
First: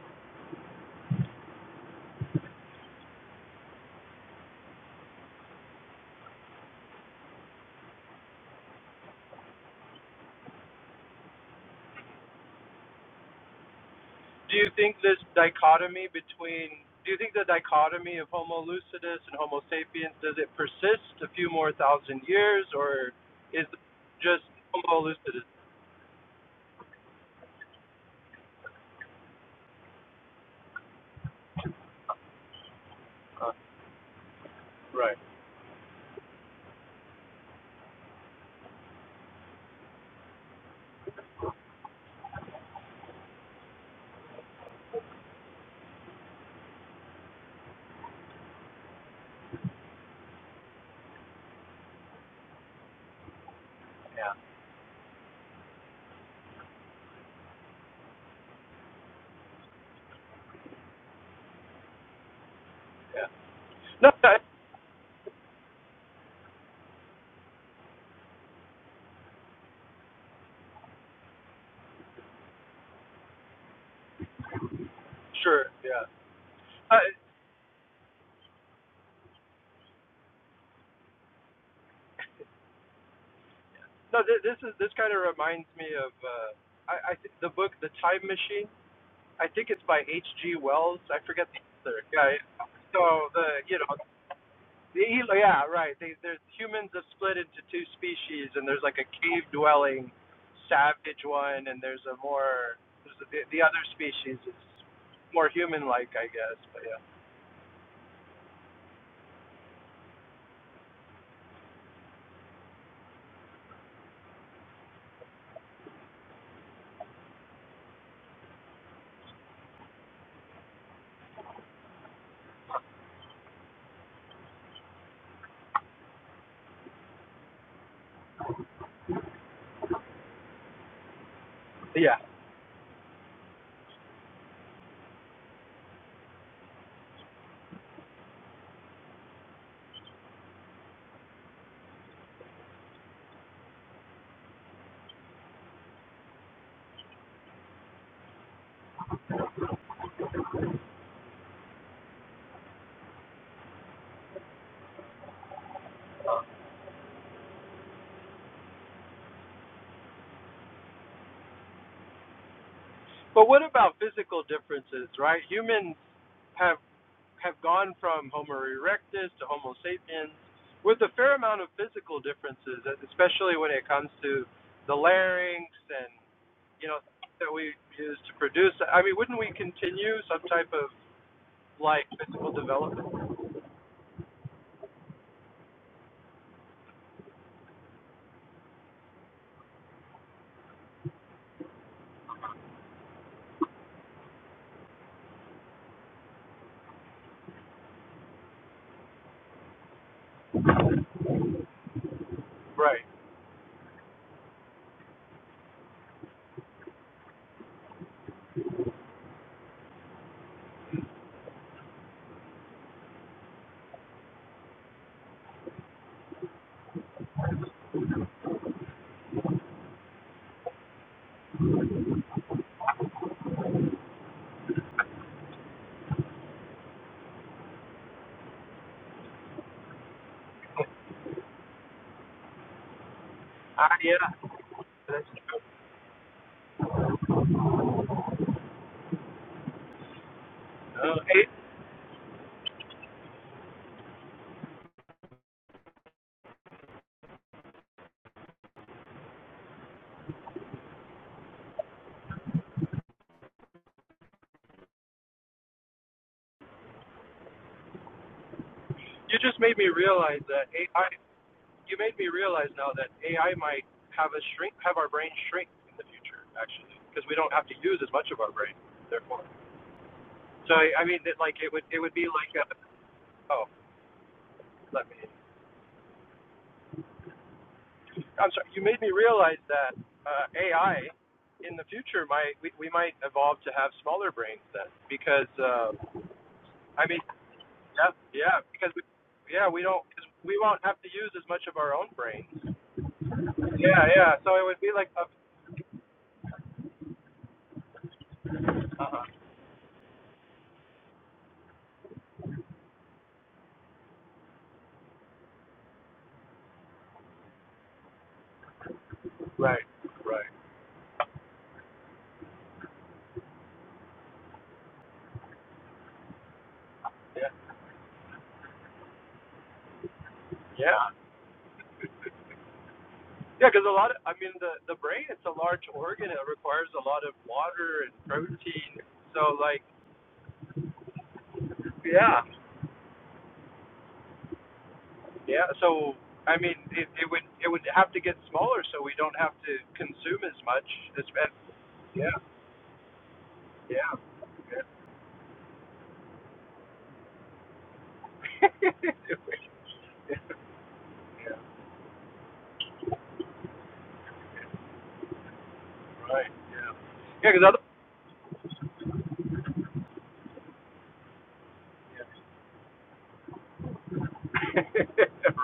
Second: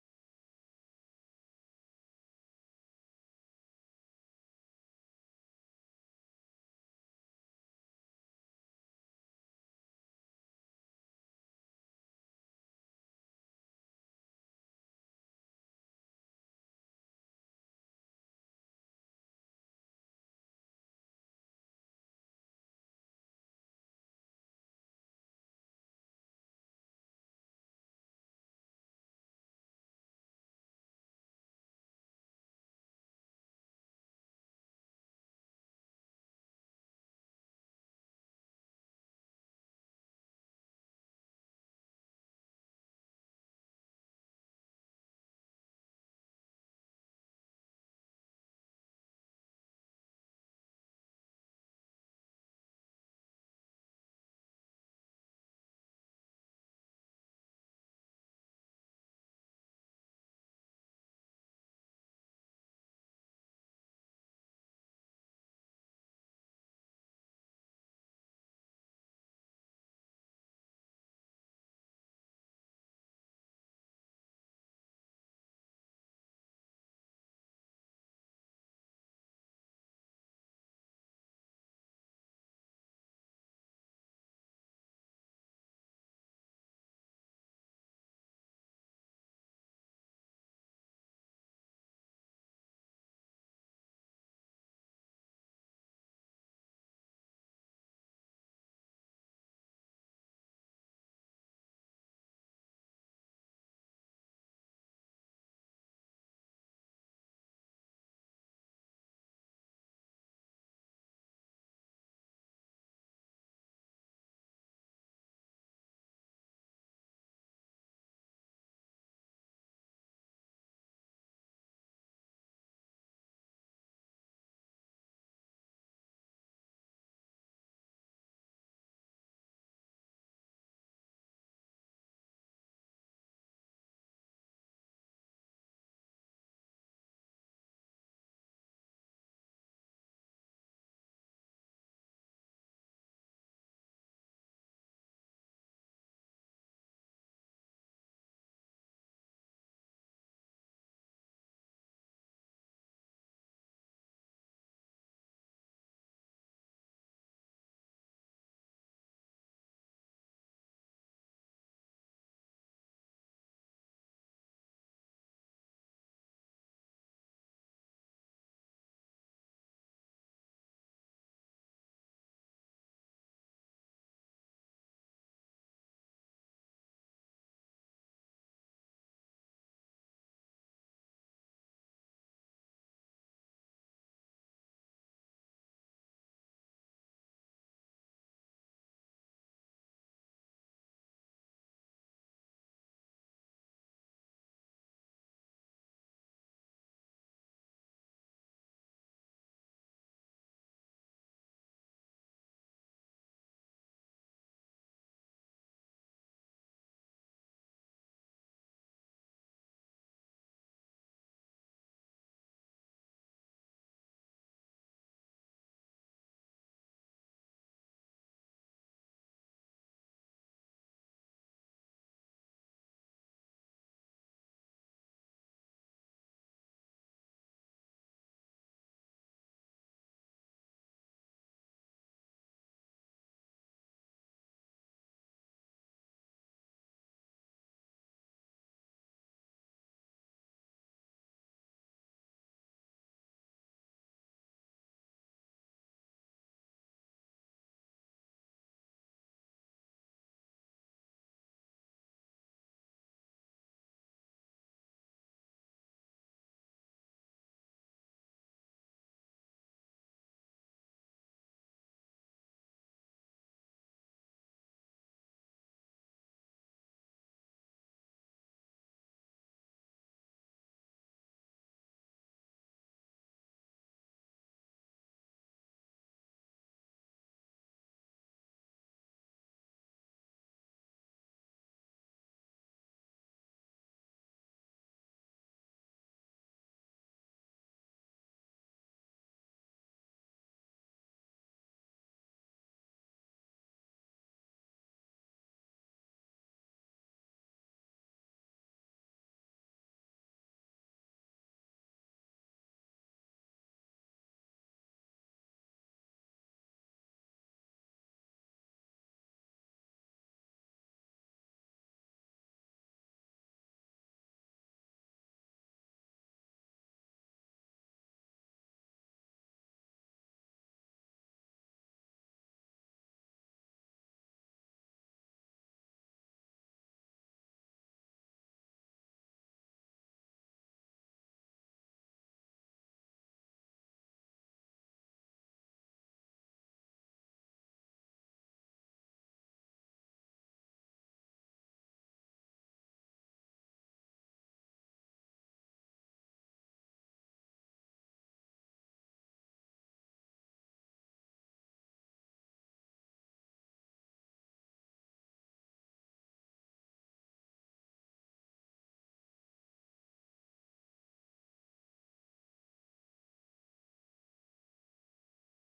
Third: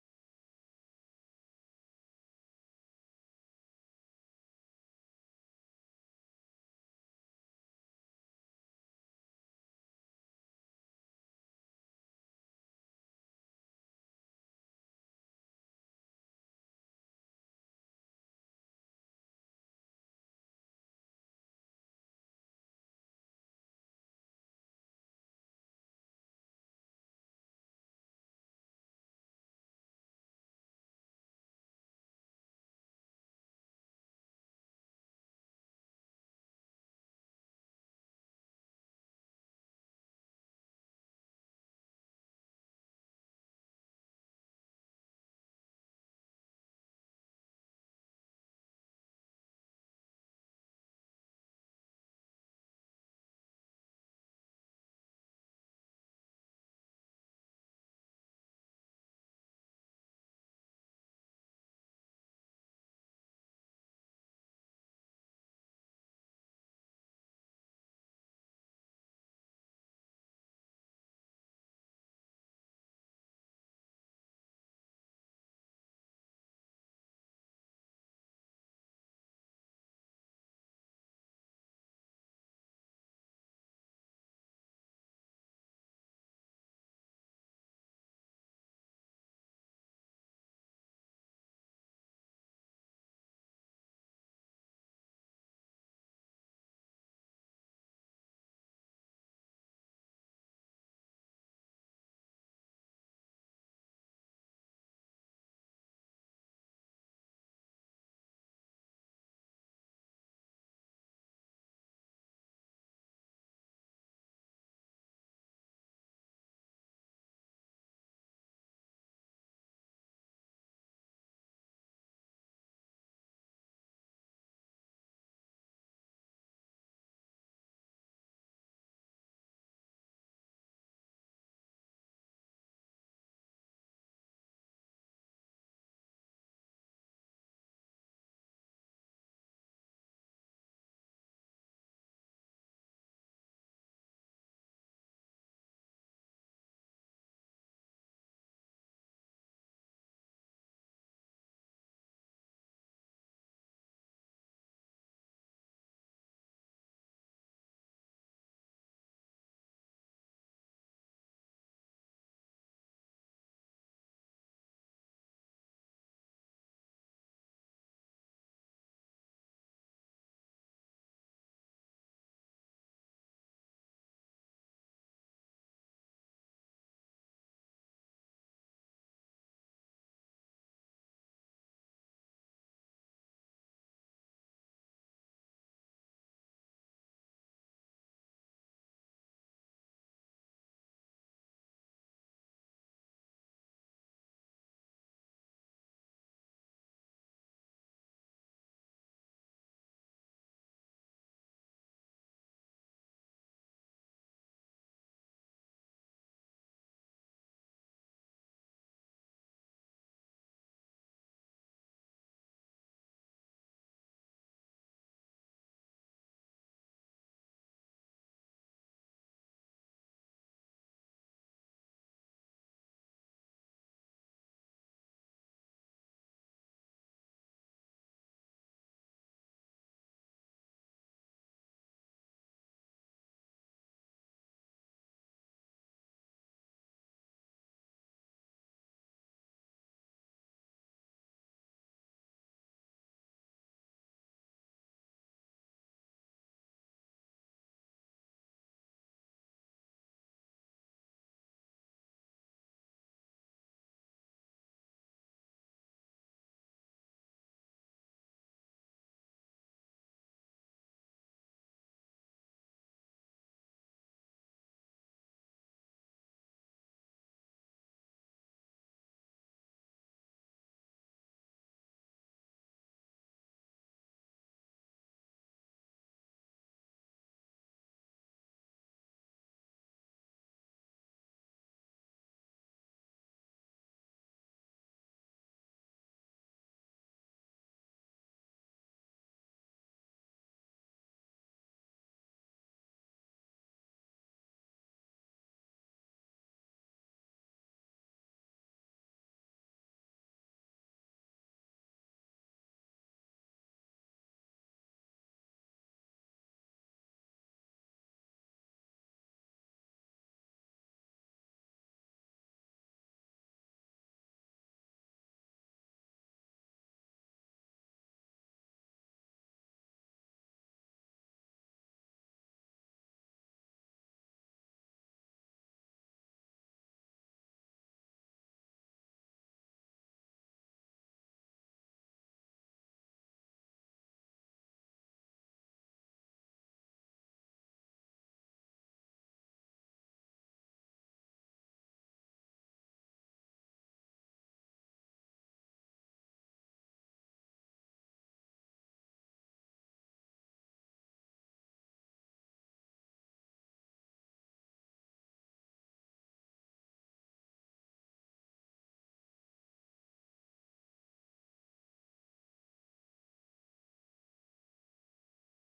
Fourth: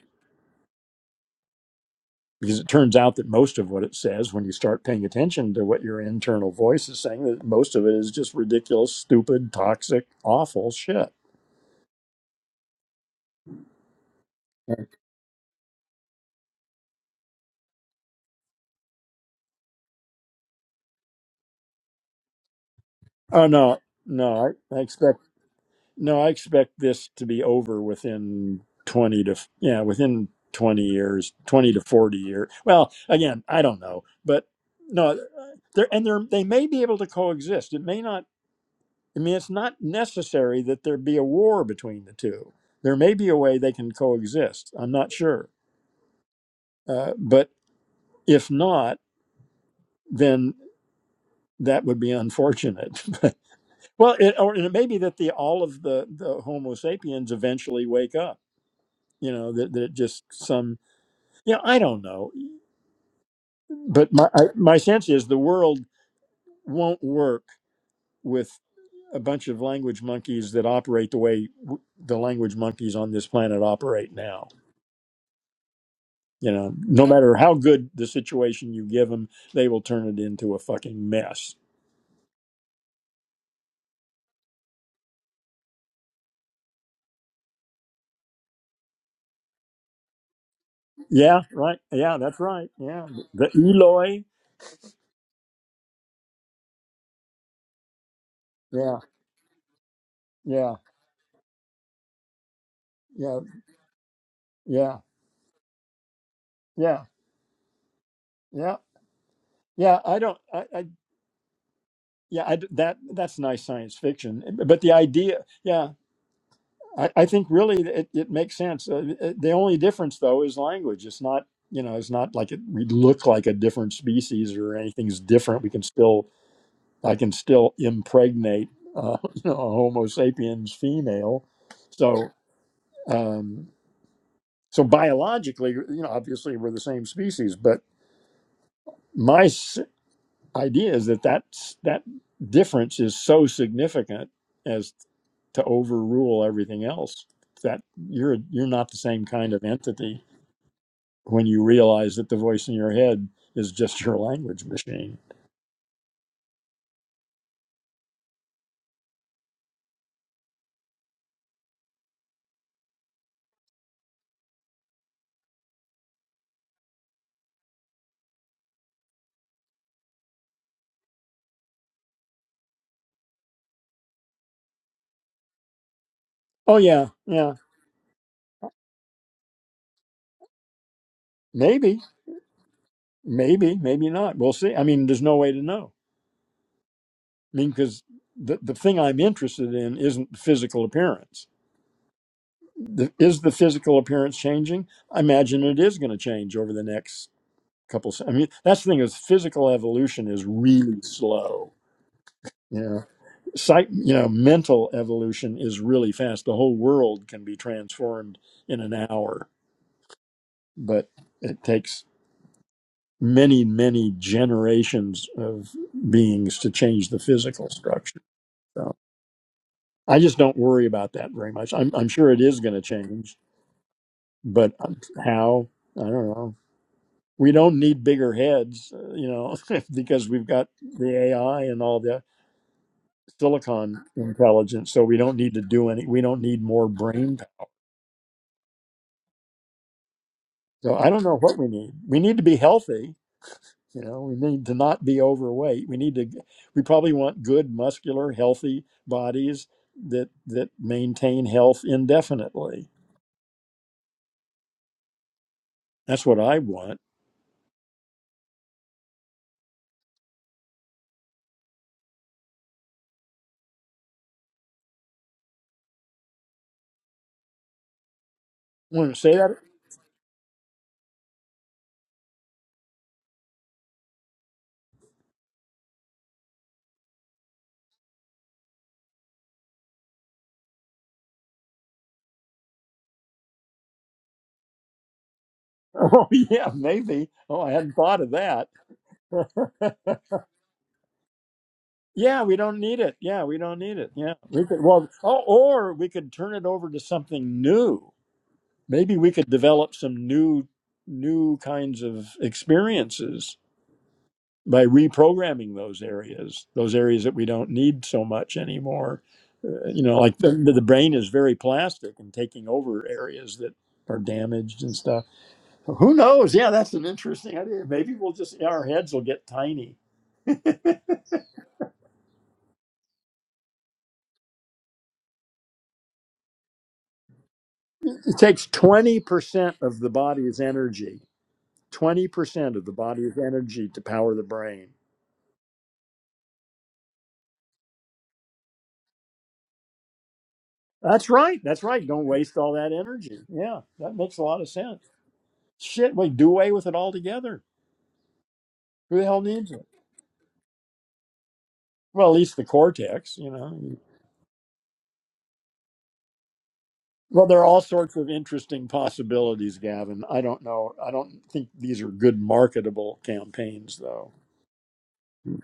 Because it turns out that most of what it says, when you start paying attention to what your internal voice is saying, that most of it is just ridiculous, stupid, toxic, awful shit. Do you think this dichotomy between do you think the dichotomy of Homo lucidus and Homo sapiens does it persist a few more thousand years, or Oh is no, it no, just I, I Homo expect lucidus? no, I expect this to be over within twenty to yeah, within twenty years, twenty to forty years. Well, again, I don't know, but no, uh, there and there they may be able to coexist. It may not. I mean, it's not necessary that there be a war between the two. There may be a way they can coexist. I'm not sure, uh, but if not, then that would be unfortunate. Well, it, Yeah. or it may be that the all of the the Homo sapiens eventually wake up. You know that that it just some. You know, I don't know, Yeah. No. but my I, I, my sense is the world won't work with a bunch of language monkeys that operate the way w- the language monkeys on this planet operate now. sure. Yeah. You know, Uh, no matter how good the situation you give them, they will turn it into a fucking mess. no. Th- this is this kind of reminds me of uh, I, I th- the book The Time Machine I think it's by H.G. Wells. I Yeah, forget the right. author. Yeah, Yeah. that's right. Yeah, So the the you know Eloi. the yeah right. They, there's humans are split into two species, and there's like Yeah, a cave dwelling yeah, savage one, and there's a more there's a, yeah, the, the other species is yeah, more human like, I guess. But yeah, yeah. Yeah. Yeah, I don't. I, I yeah, I d that that's nice science fiction. eh, But the idea, yeah, I, I think really it, it makes sense. Uh, it- the only difference though is language. It's not you know it's not like it, we look like a different species or anything's different. We can still I can still impregnate uh, you know a Homo sapiens female. yeah. So um, so biologically, you know, obviously we're the same species, but. my idea is that that's, that difference is so significant as to overrule everything else. That you're you're not the same kind of entity when you realize that the voice in your head is just your language machine. But what about physical differences, right? Humans have have gone from Homo erectus to Homo sapiens with a fair amount of physical differences, especially when it comes to the larynx and Oh you know yeah, that yeah. we use to produce. I mean, wouldn't we continue some type of Maybe, like physical development? maybe, maybe not. We'll see. I mean, there's no way to know. I mean, because the the thing I'm interested in isn't physical appearance. The, is the physical appearance changing? I imagine it is going to change over the next couple i mean that's the thing is physical evolution is really slow you know Right. psych you know mental evolution is really fast the whole world can be transformed in an hour but it takes many many generations of beings to change the physical structure so i just don't worry about that very much i'm, I'm sure it is going to change but uh, how i don't know we don't need bigger heads uh, you know because we've got the ai and all the Ah, silicon yeah. intelligence, so we That's don't need true. to do any. We don't need more brain. power. So I Uh, don't know A- what we need. We need to be healthy. You know, we need to not be overweight. We need to. We probably want good, muscular, healthy bodies that that maintain health indefinitely. That's what I want. you just made me realize that AI. You made me realize now that AI might have us shrink, have our brain shrink in the future, actually, because we don't have to use as much of our brain, Want to say therefore. that? So I mean, that like it would it would be like a, oh, let me. I'm sorry. You made me realize that uh, AI in the future might we, we might evolve to have smaller brains then because uh, Oh yeah, I mean maybe. Oh, I hadn't yeah thought of yeah that. because we yeah we don't cause we won't have to use as much of our own yeah, brains. we don't need it. Yeah, we don't need Yeah it. yeah. Yeah, So we it could. would be Well, like a, oh, or we could turn it over to something new maybe we could develop some new new kinds of experiences by reprogramming those areas those areas that we don't need so much anymore right uh, you know like the, right the brain is very plastic and taking over areas that are damaged and stuff who knows yeah that's an yeah interesting idea maybe we'll just our heads will get tiny yeah. Yeah, because a lot of, I mean, the the brain, it's a large organ. It requires a lot of water and it takes protein. So, like, 20% of the body's energy yeah, 20% of the body's energy to power the brain Yeah, so I mean, it, it would it would have to get smaller so we don't have to consume as much. As, That's and, right. That's right. Don't yeah, waste all that energy. Yeah, yeah, that makes a lot of sense. Shit, we do away with it altogether. Who the hell needs it? Well, at least the cortex, you know. Well, yeah. there Because are all other sorts of interesting possibilities, Gavin. I don't know. I don't think these are good marketable campaigns, though.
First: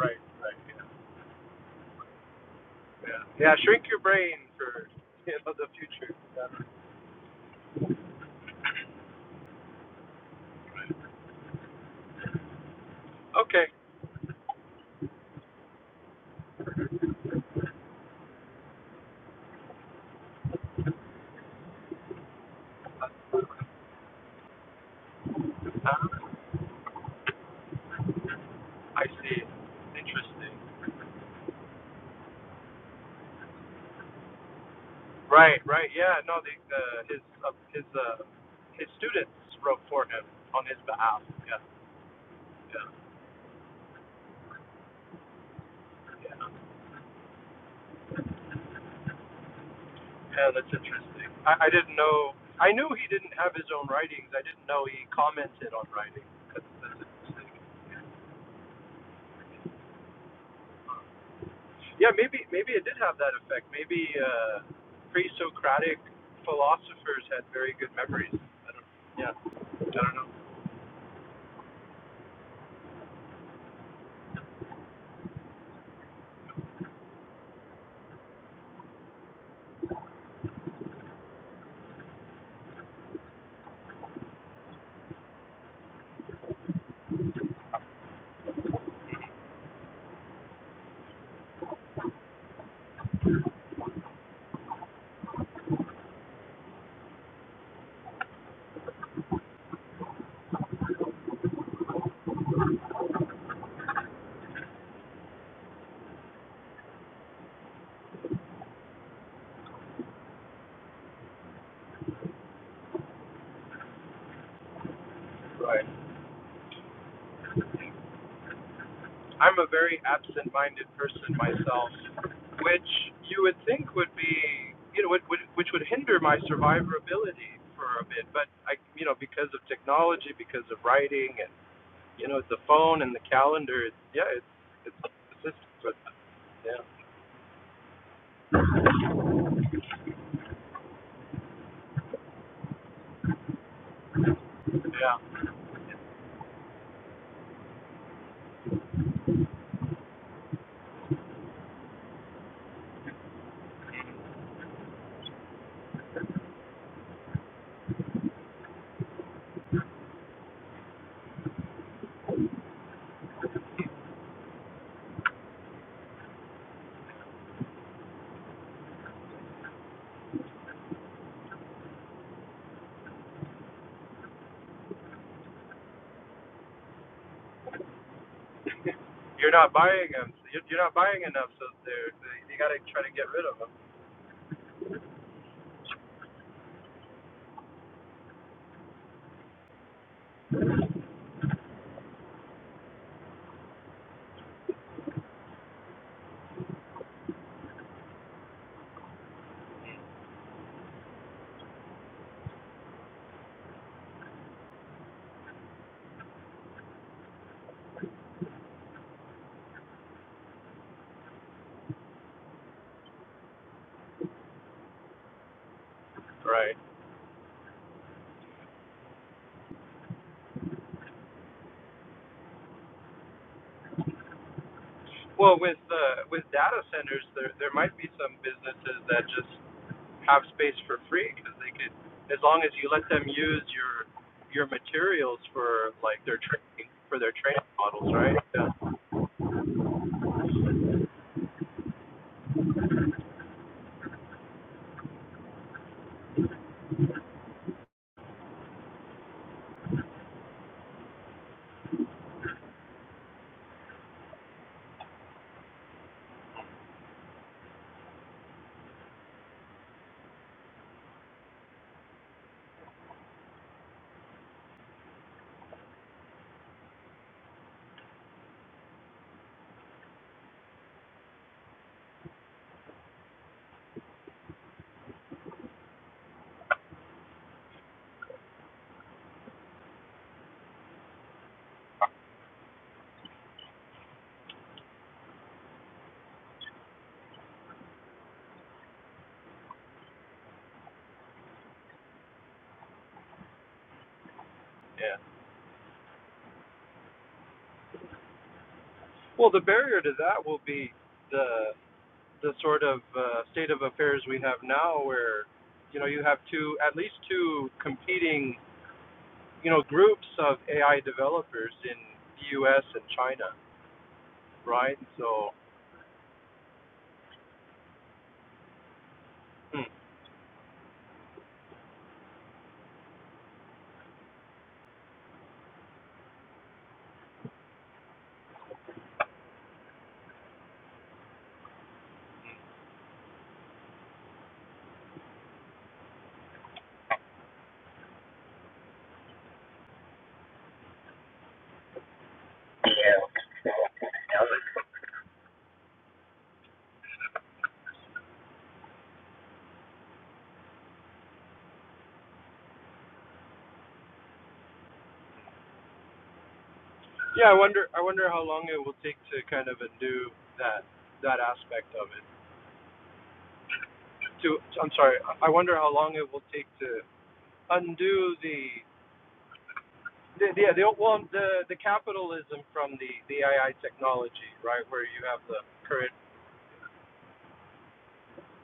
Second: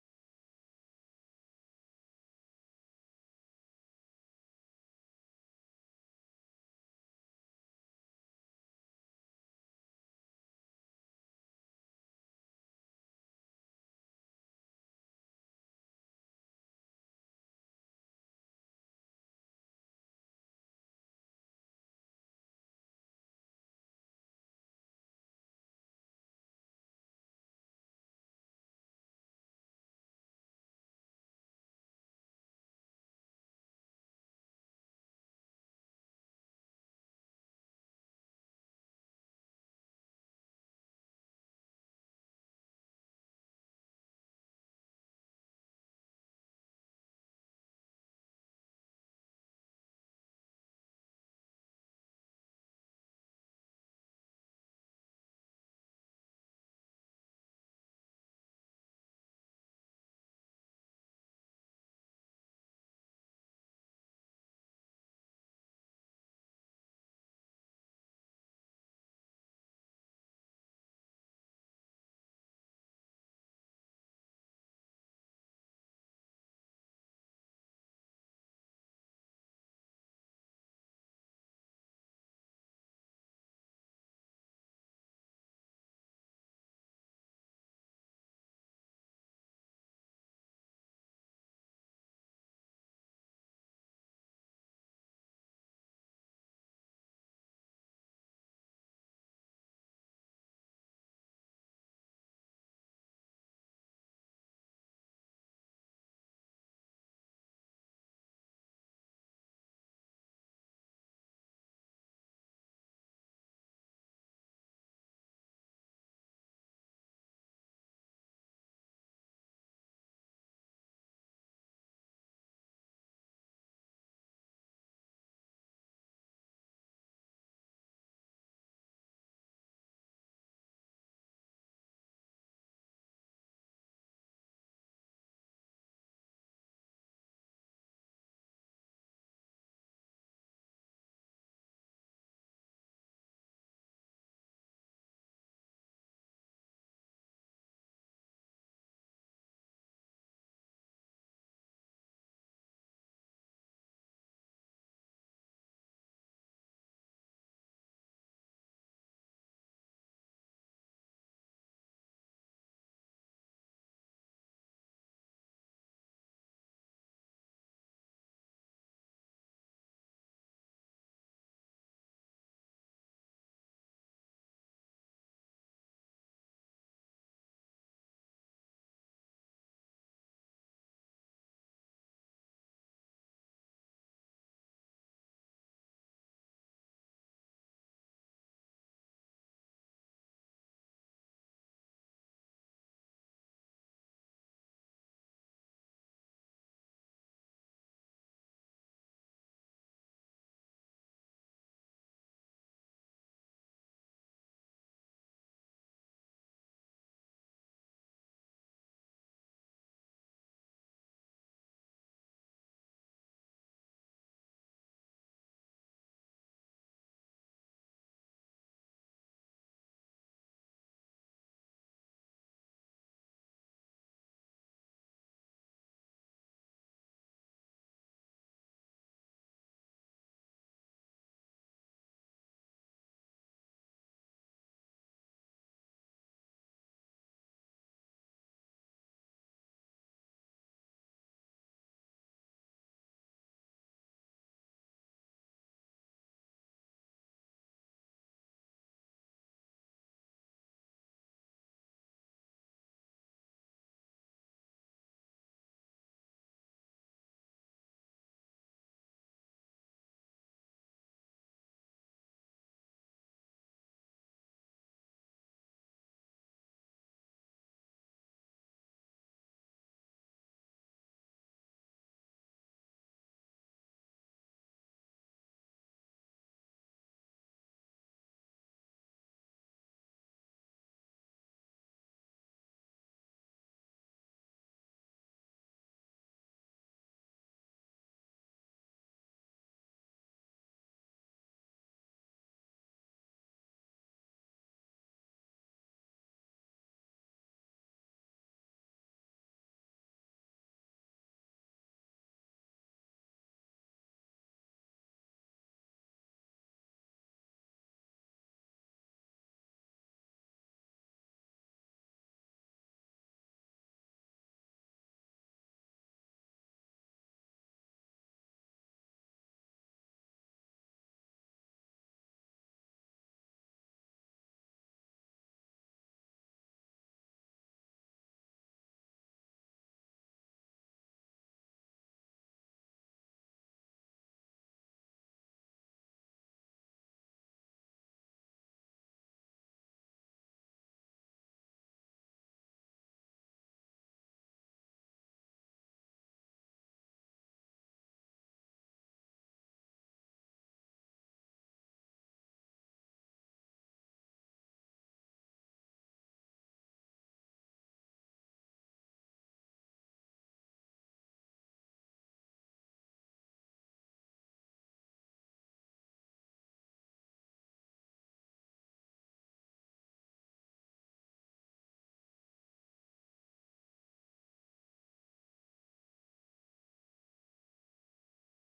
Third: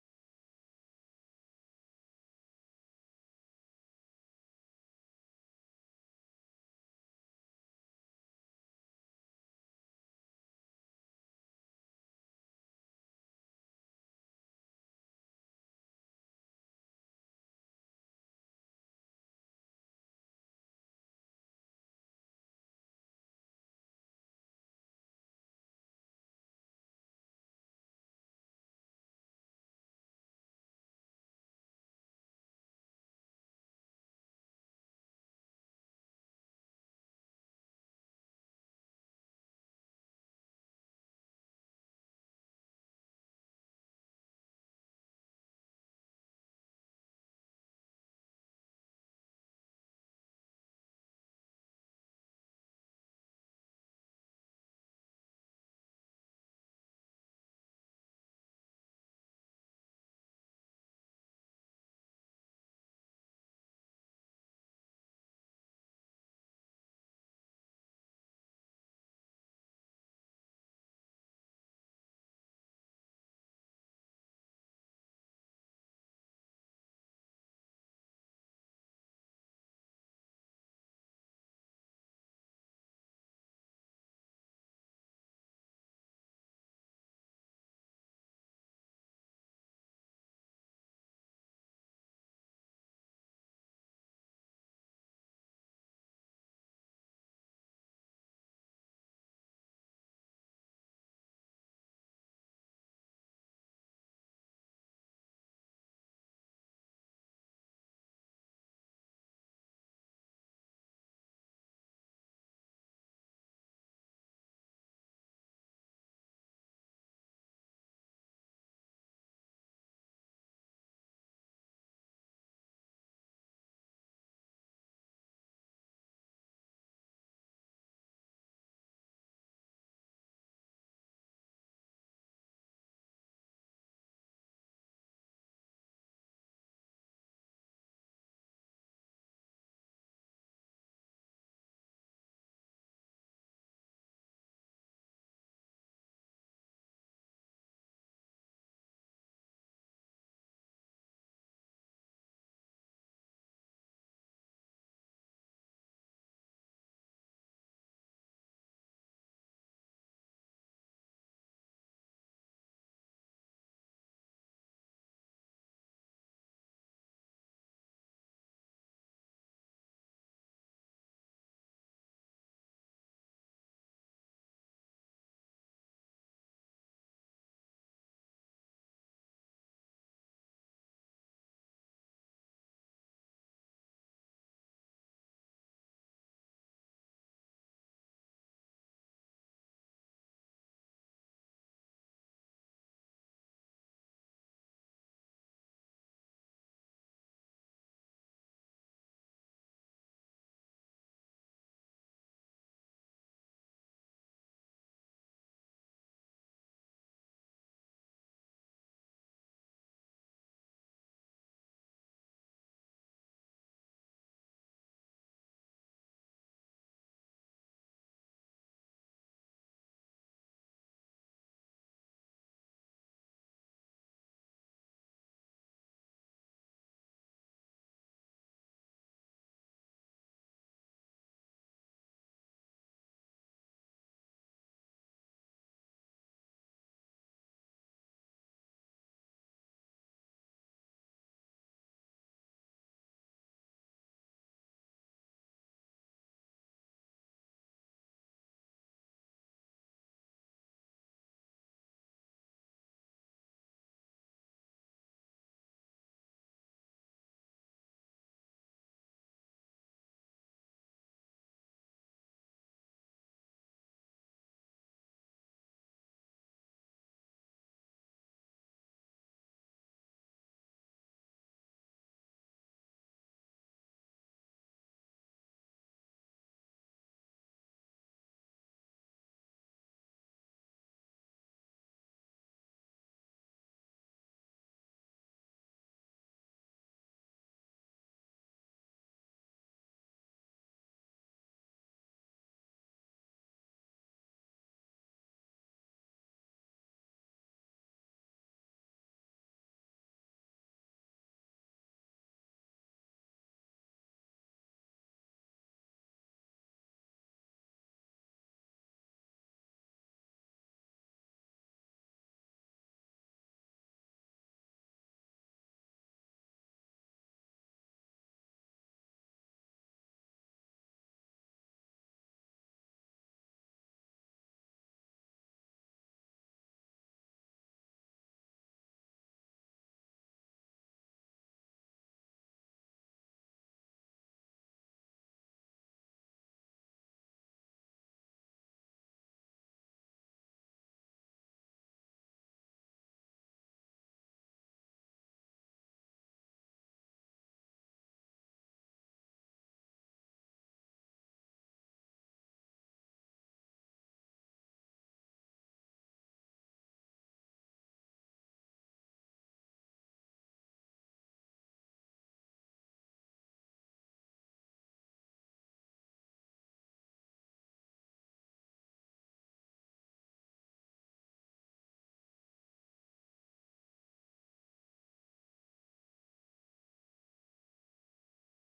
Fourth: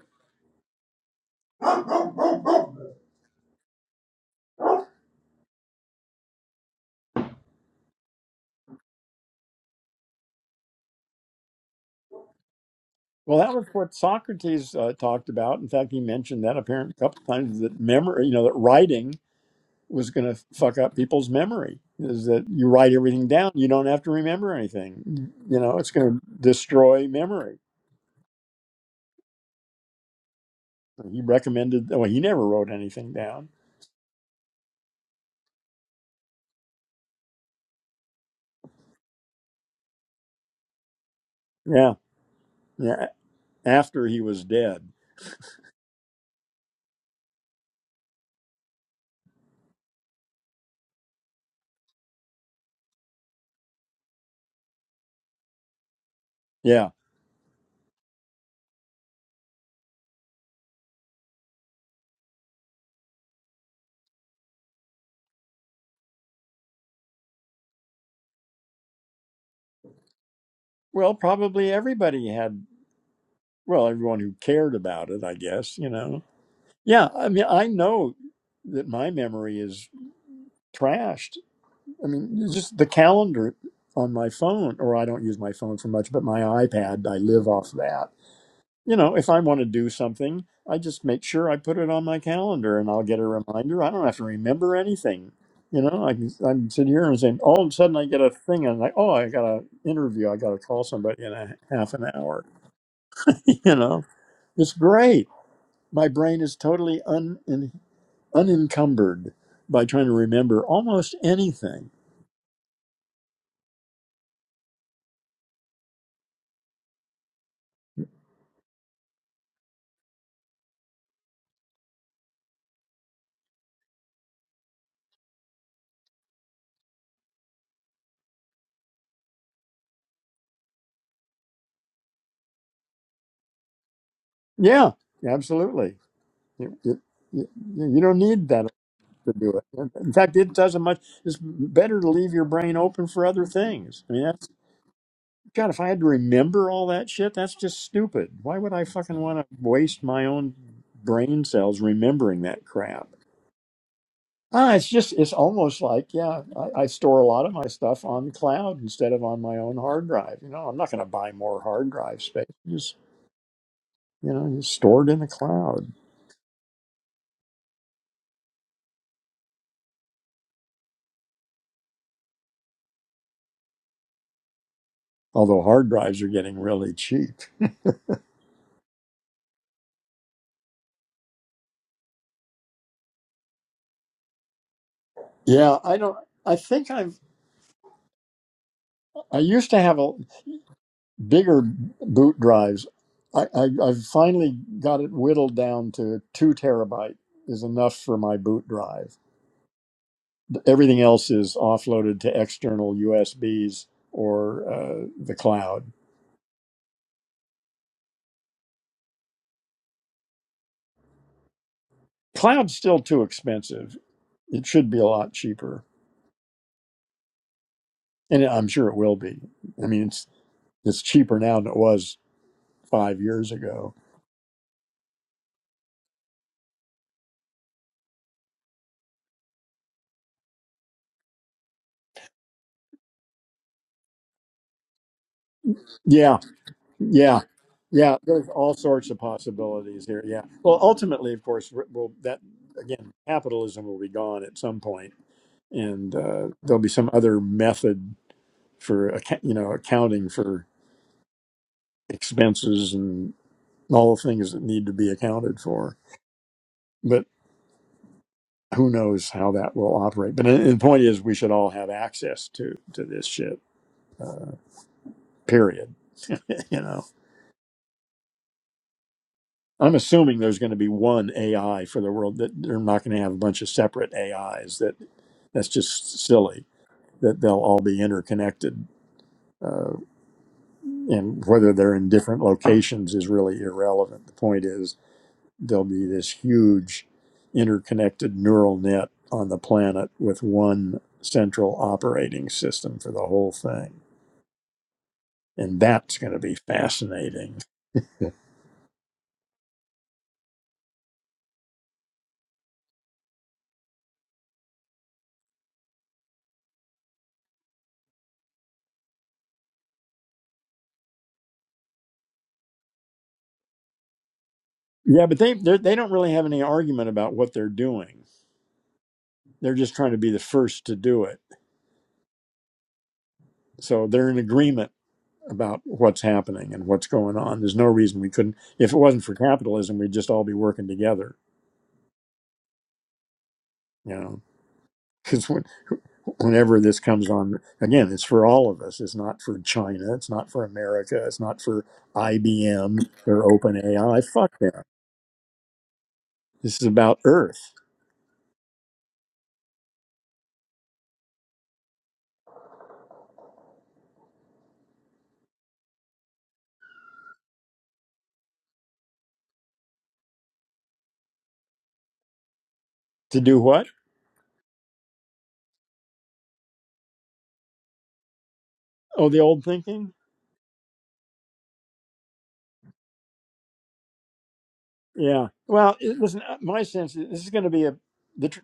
right, right, yeah, yeah. Shrink your brain for you know the future. Yeah. Well, that was Okay, what Socrates uh, talked about. In fact, he mentioned that apparently a couple times that memory, you know, that writing was going to fuck up people's memory is that you write everything down you don't have to remember anything you know it's going to destroy memory I see. Interesting. he recommended well he never wrote anything down Right, right. Yeah, no, the, the his uh, his uh, his students wrote for him on his behalf. Yeah, yeah yeah. yeah after he was dead Yeah, that's interesting. I, I didn't know. I knew he didn't have his own writings. I didn't know he commented on writing. That's, yeah that's interesting. Yeah, maybe maybe it did have that effect. Maybe uh, pre-Socratic philosophers had very good memories. I don't. Yeah, I don't know. well probably everybody had well everyone who cared about it i guess you know yeah i mean i know that my memory is trashed i mean just the calendar on my phone or i don't use my phone for much but my ipad i live off that you know, if I want to do something, I just make sure I put it on my calendar and I'll get a reminder. I don't have to remember anything. You know, I can, I can sit here and saying, all of a sudden I get a thing and I'm like, oh, I got an interview. I got to call somebody in a half an hour. you know, it's great. My brain is totally un, in, unencumbered by trying to remember almost anything. Right. I'm a very absent-minded person myself, which you would think would be you know would, would which would hinder my survivability for a bit. But I you know because of technology, because of writing and you know, the phone and the calendar. It's, yeah, it's Yeah, it's assistance with absolutely. them. You, Yeah, you, you you don't need that to do it. In fact, it doesn't much. It's better to leave your brain open for other things. I mean, that's yeah. God. If I had to remember all that shit, that's just stupid. Why would I fucking want to waste my own brain cells remembering that crap? Ah, it's just it's almost like yeah, I, I store a lot of my stuff on the cloud instead of on my own hard drive. You know, I'm not going to buy more hard drive space. Just you know, just stored in the cloud. Although hard drives are getting really cheap. You're not buying them. So you're, you're not buying enough, so they're they, you got to try to get rid of them. Yeah, I don't. I think I've. I used to have a. bigger boot drives. I, I, I've finally got it whittled down to two terabyte is enough for my boot drive. Everything else is offloaded to external USBs or uh, the cloud. Cloud's still too expensive. It should be a lot cheaper, Right. and I'm sure it will be. I mean, it's it's cheaper now than it was five years ago. Well, with uh, with data centers, there there might be some businesses that just have space for free because they could, as long as you let them use your your materials for like Yeah, their training for their Yeah, training models, yeah. right? There's Yeah. all sorts of possibilities here. Yeah. Well, ultimately, of course, we- we that again, capitalism will be gone at some point, and uh, there'll be some other method for acc- you know accounting for expenses and all the things that need to be accounted for. But who knows how that will operate? But the the point is, we should all have access to to this shit. Uh, period. you know. I'm assuming there's going to be one AI for the world that they're not going to have a bunch of separate AIs. That that's just silly. That they'll all be interconnected, uh, and whether they're in different locations is really irrelevant. The point is there'll be this huge interconnected neural net on the planet with one central operating system for the whole thing, yeah. and that's going to be fascinating. Well, the barrier to that will be the the sort of uh, state of affairs we have now, where you know you have two, at least two competing, you know, groups of AI developers in the U.S. and China, right? Yeah, but So, they they're- they don't really have any argument about what they're doing They're hmm. just trying to be the first to do it. So they're in agreement about what's happening and what's going on. There's no reason we couldn't. If it wasn't for capitalism, we'd just all be working together, you know. Because when, whenever this comes on, again, it's for all of us. It's not for China. It's not for America. It's not for IBM or OpenAI. Fuck them. This is about Earth. yeah, I wonder, I wonder how long it will take to kind of undo that that aspect of it. To do what? To, I'm sorry, I wonder how long it will take to undo the Oh, the old thinking? the the, the, well, the the capitalism from the the AI technology, right? Where you have Yeah. the Well, current it, listen, uh, my sense is this is going to be a. The tr-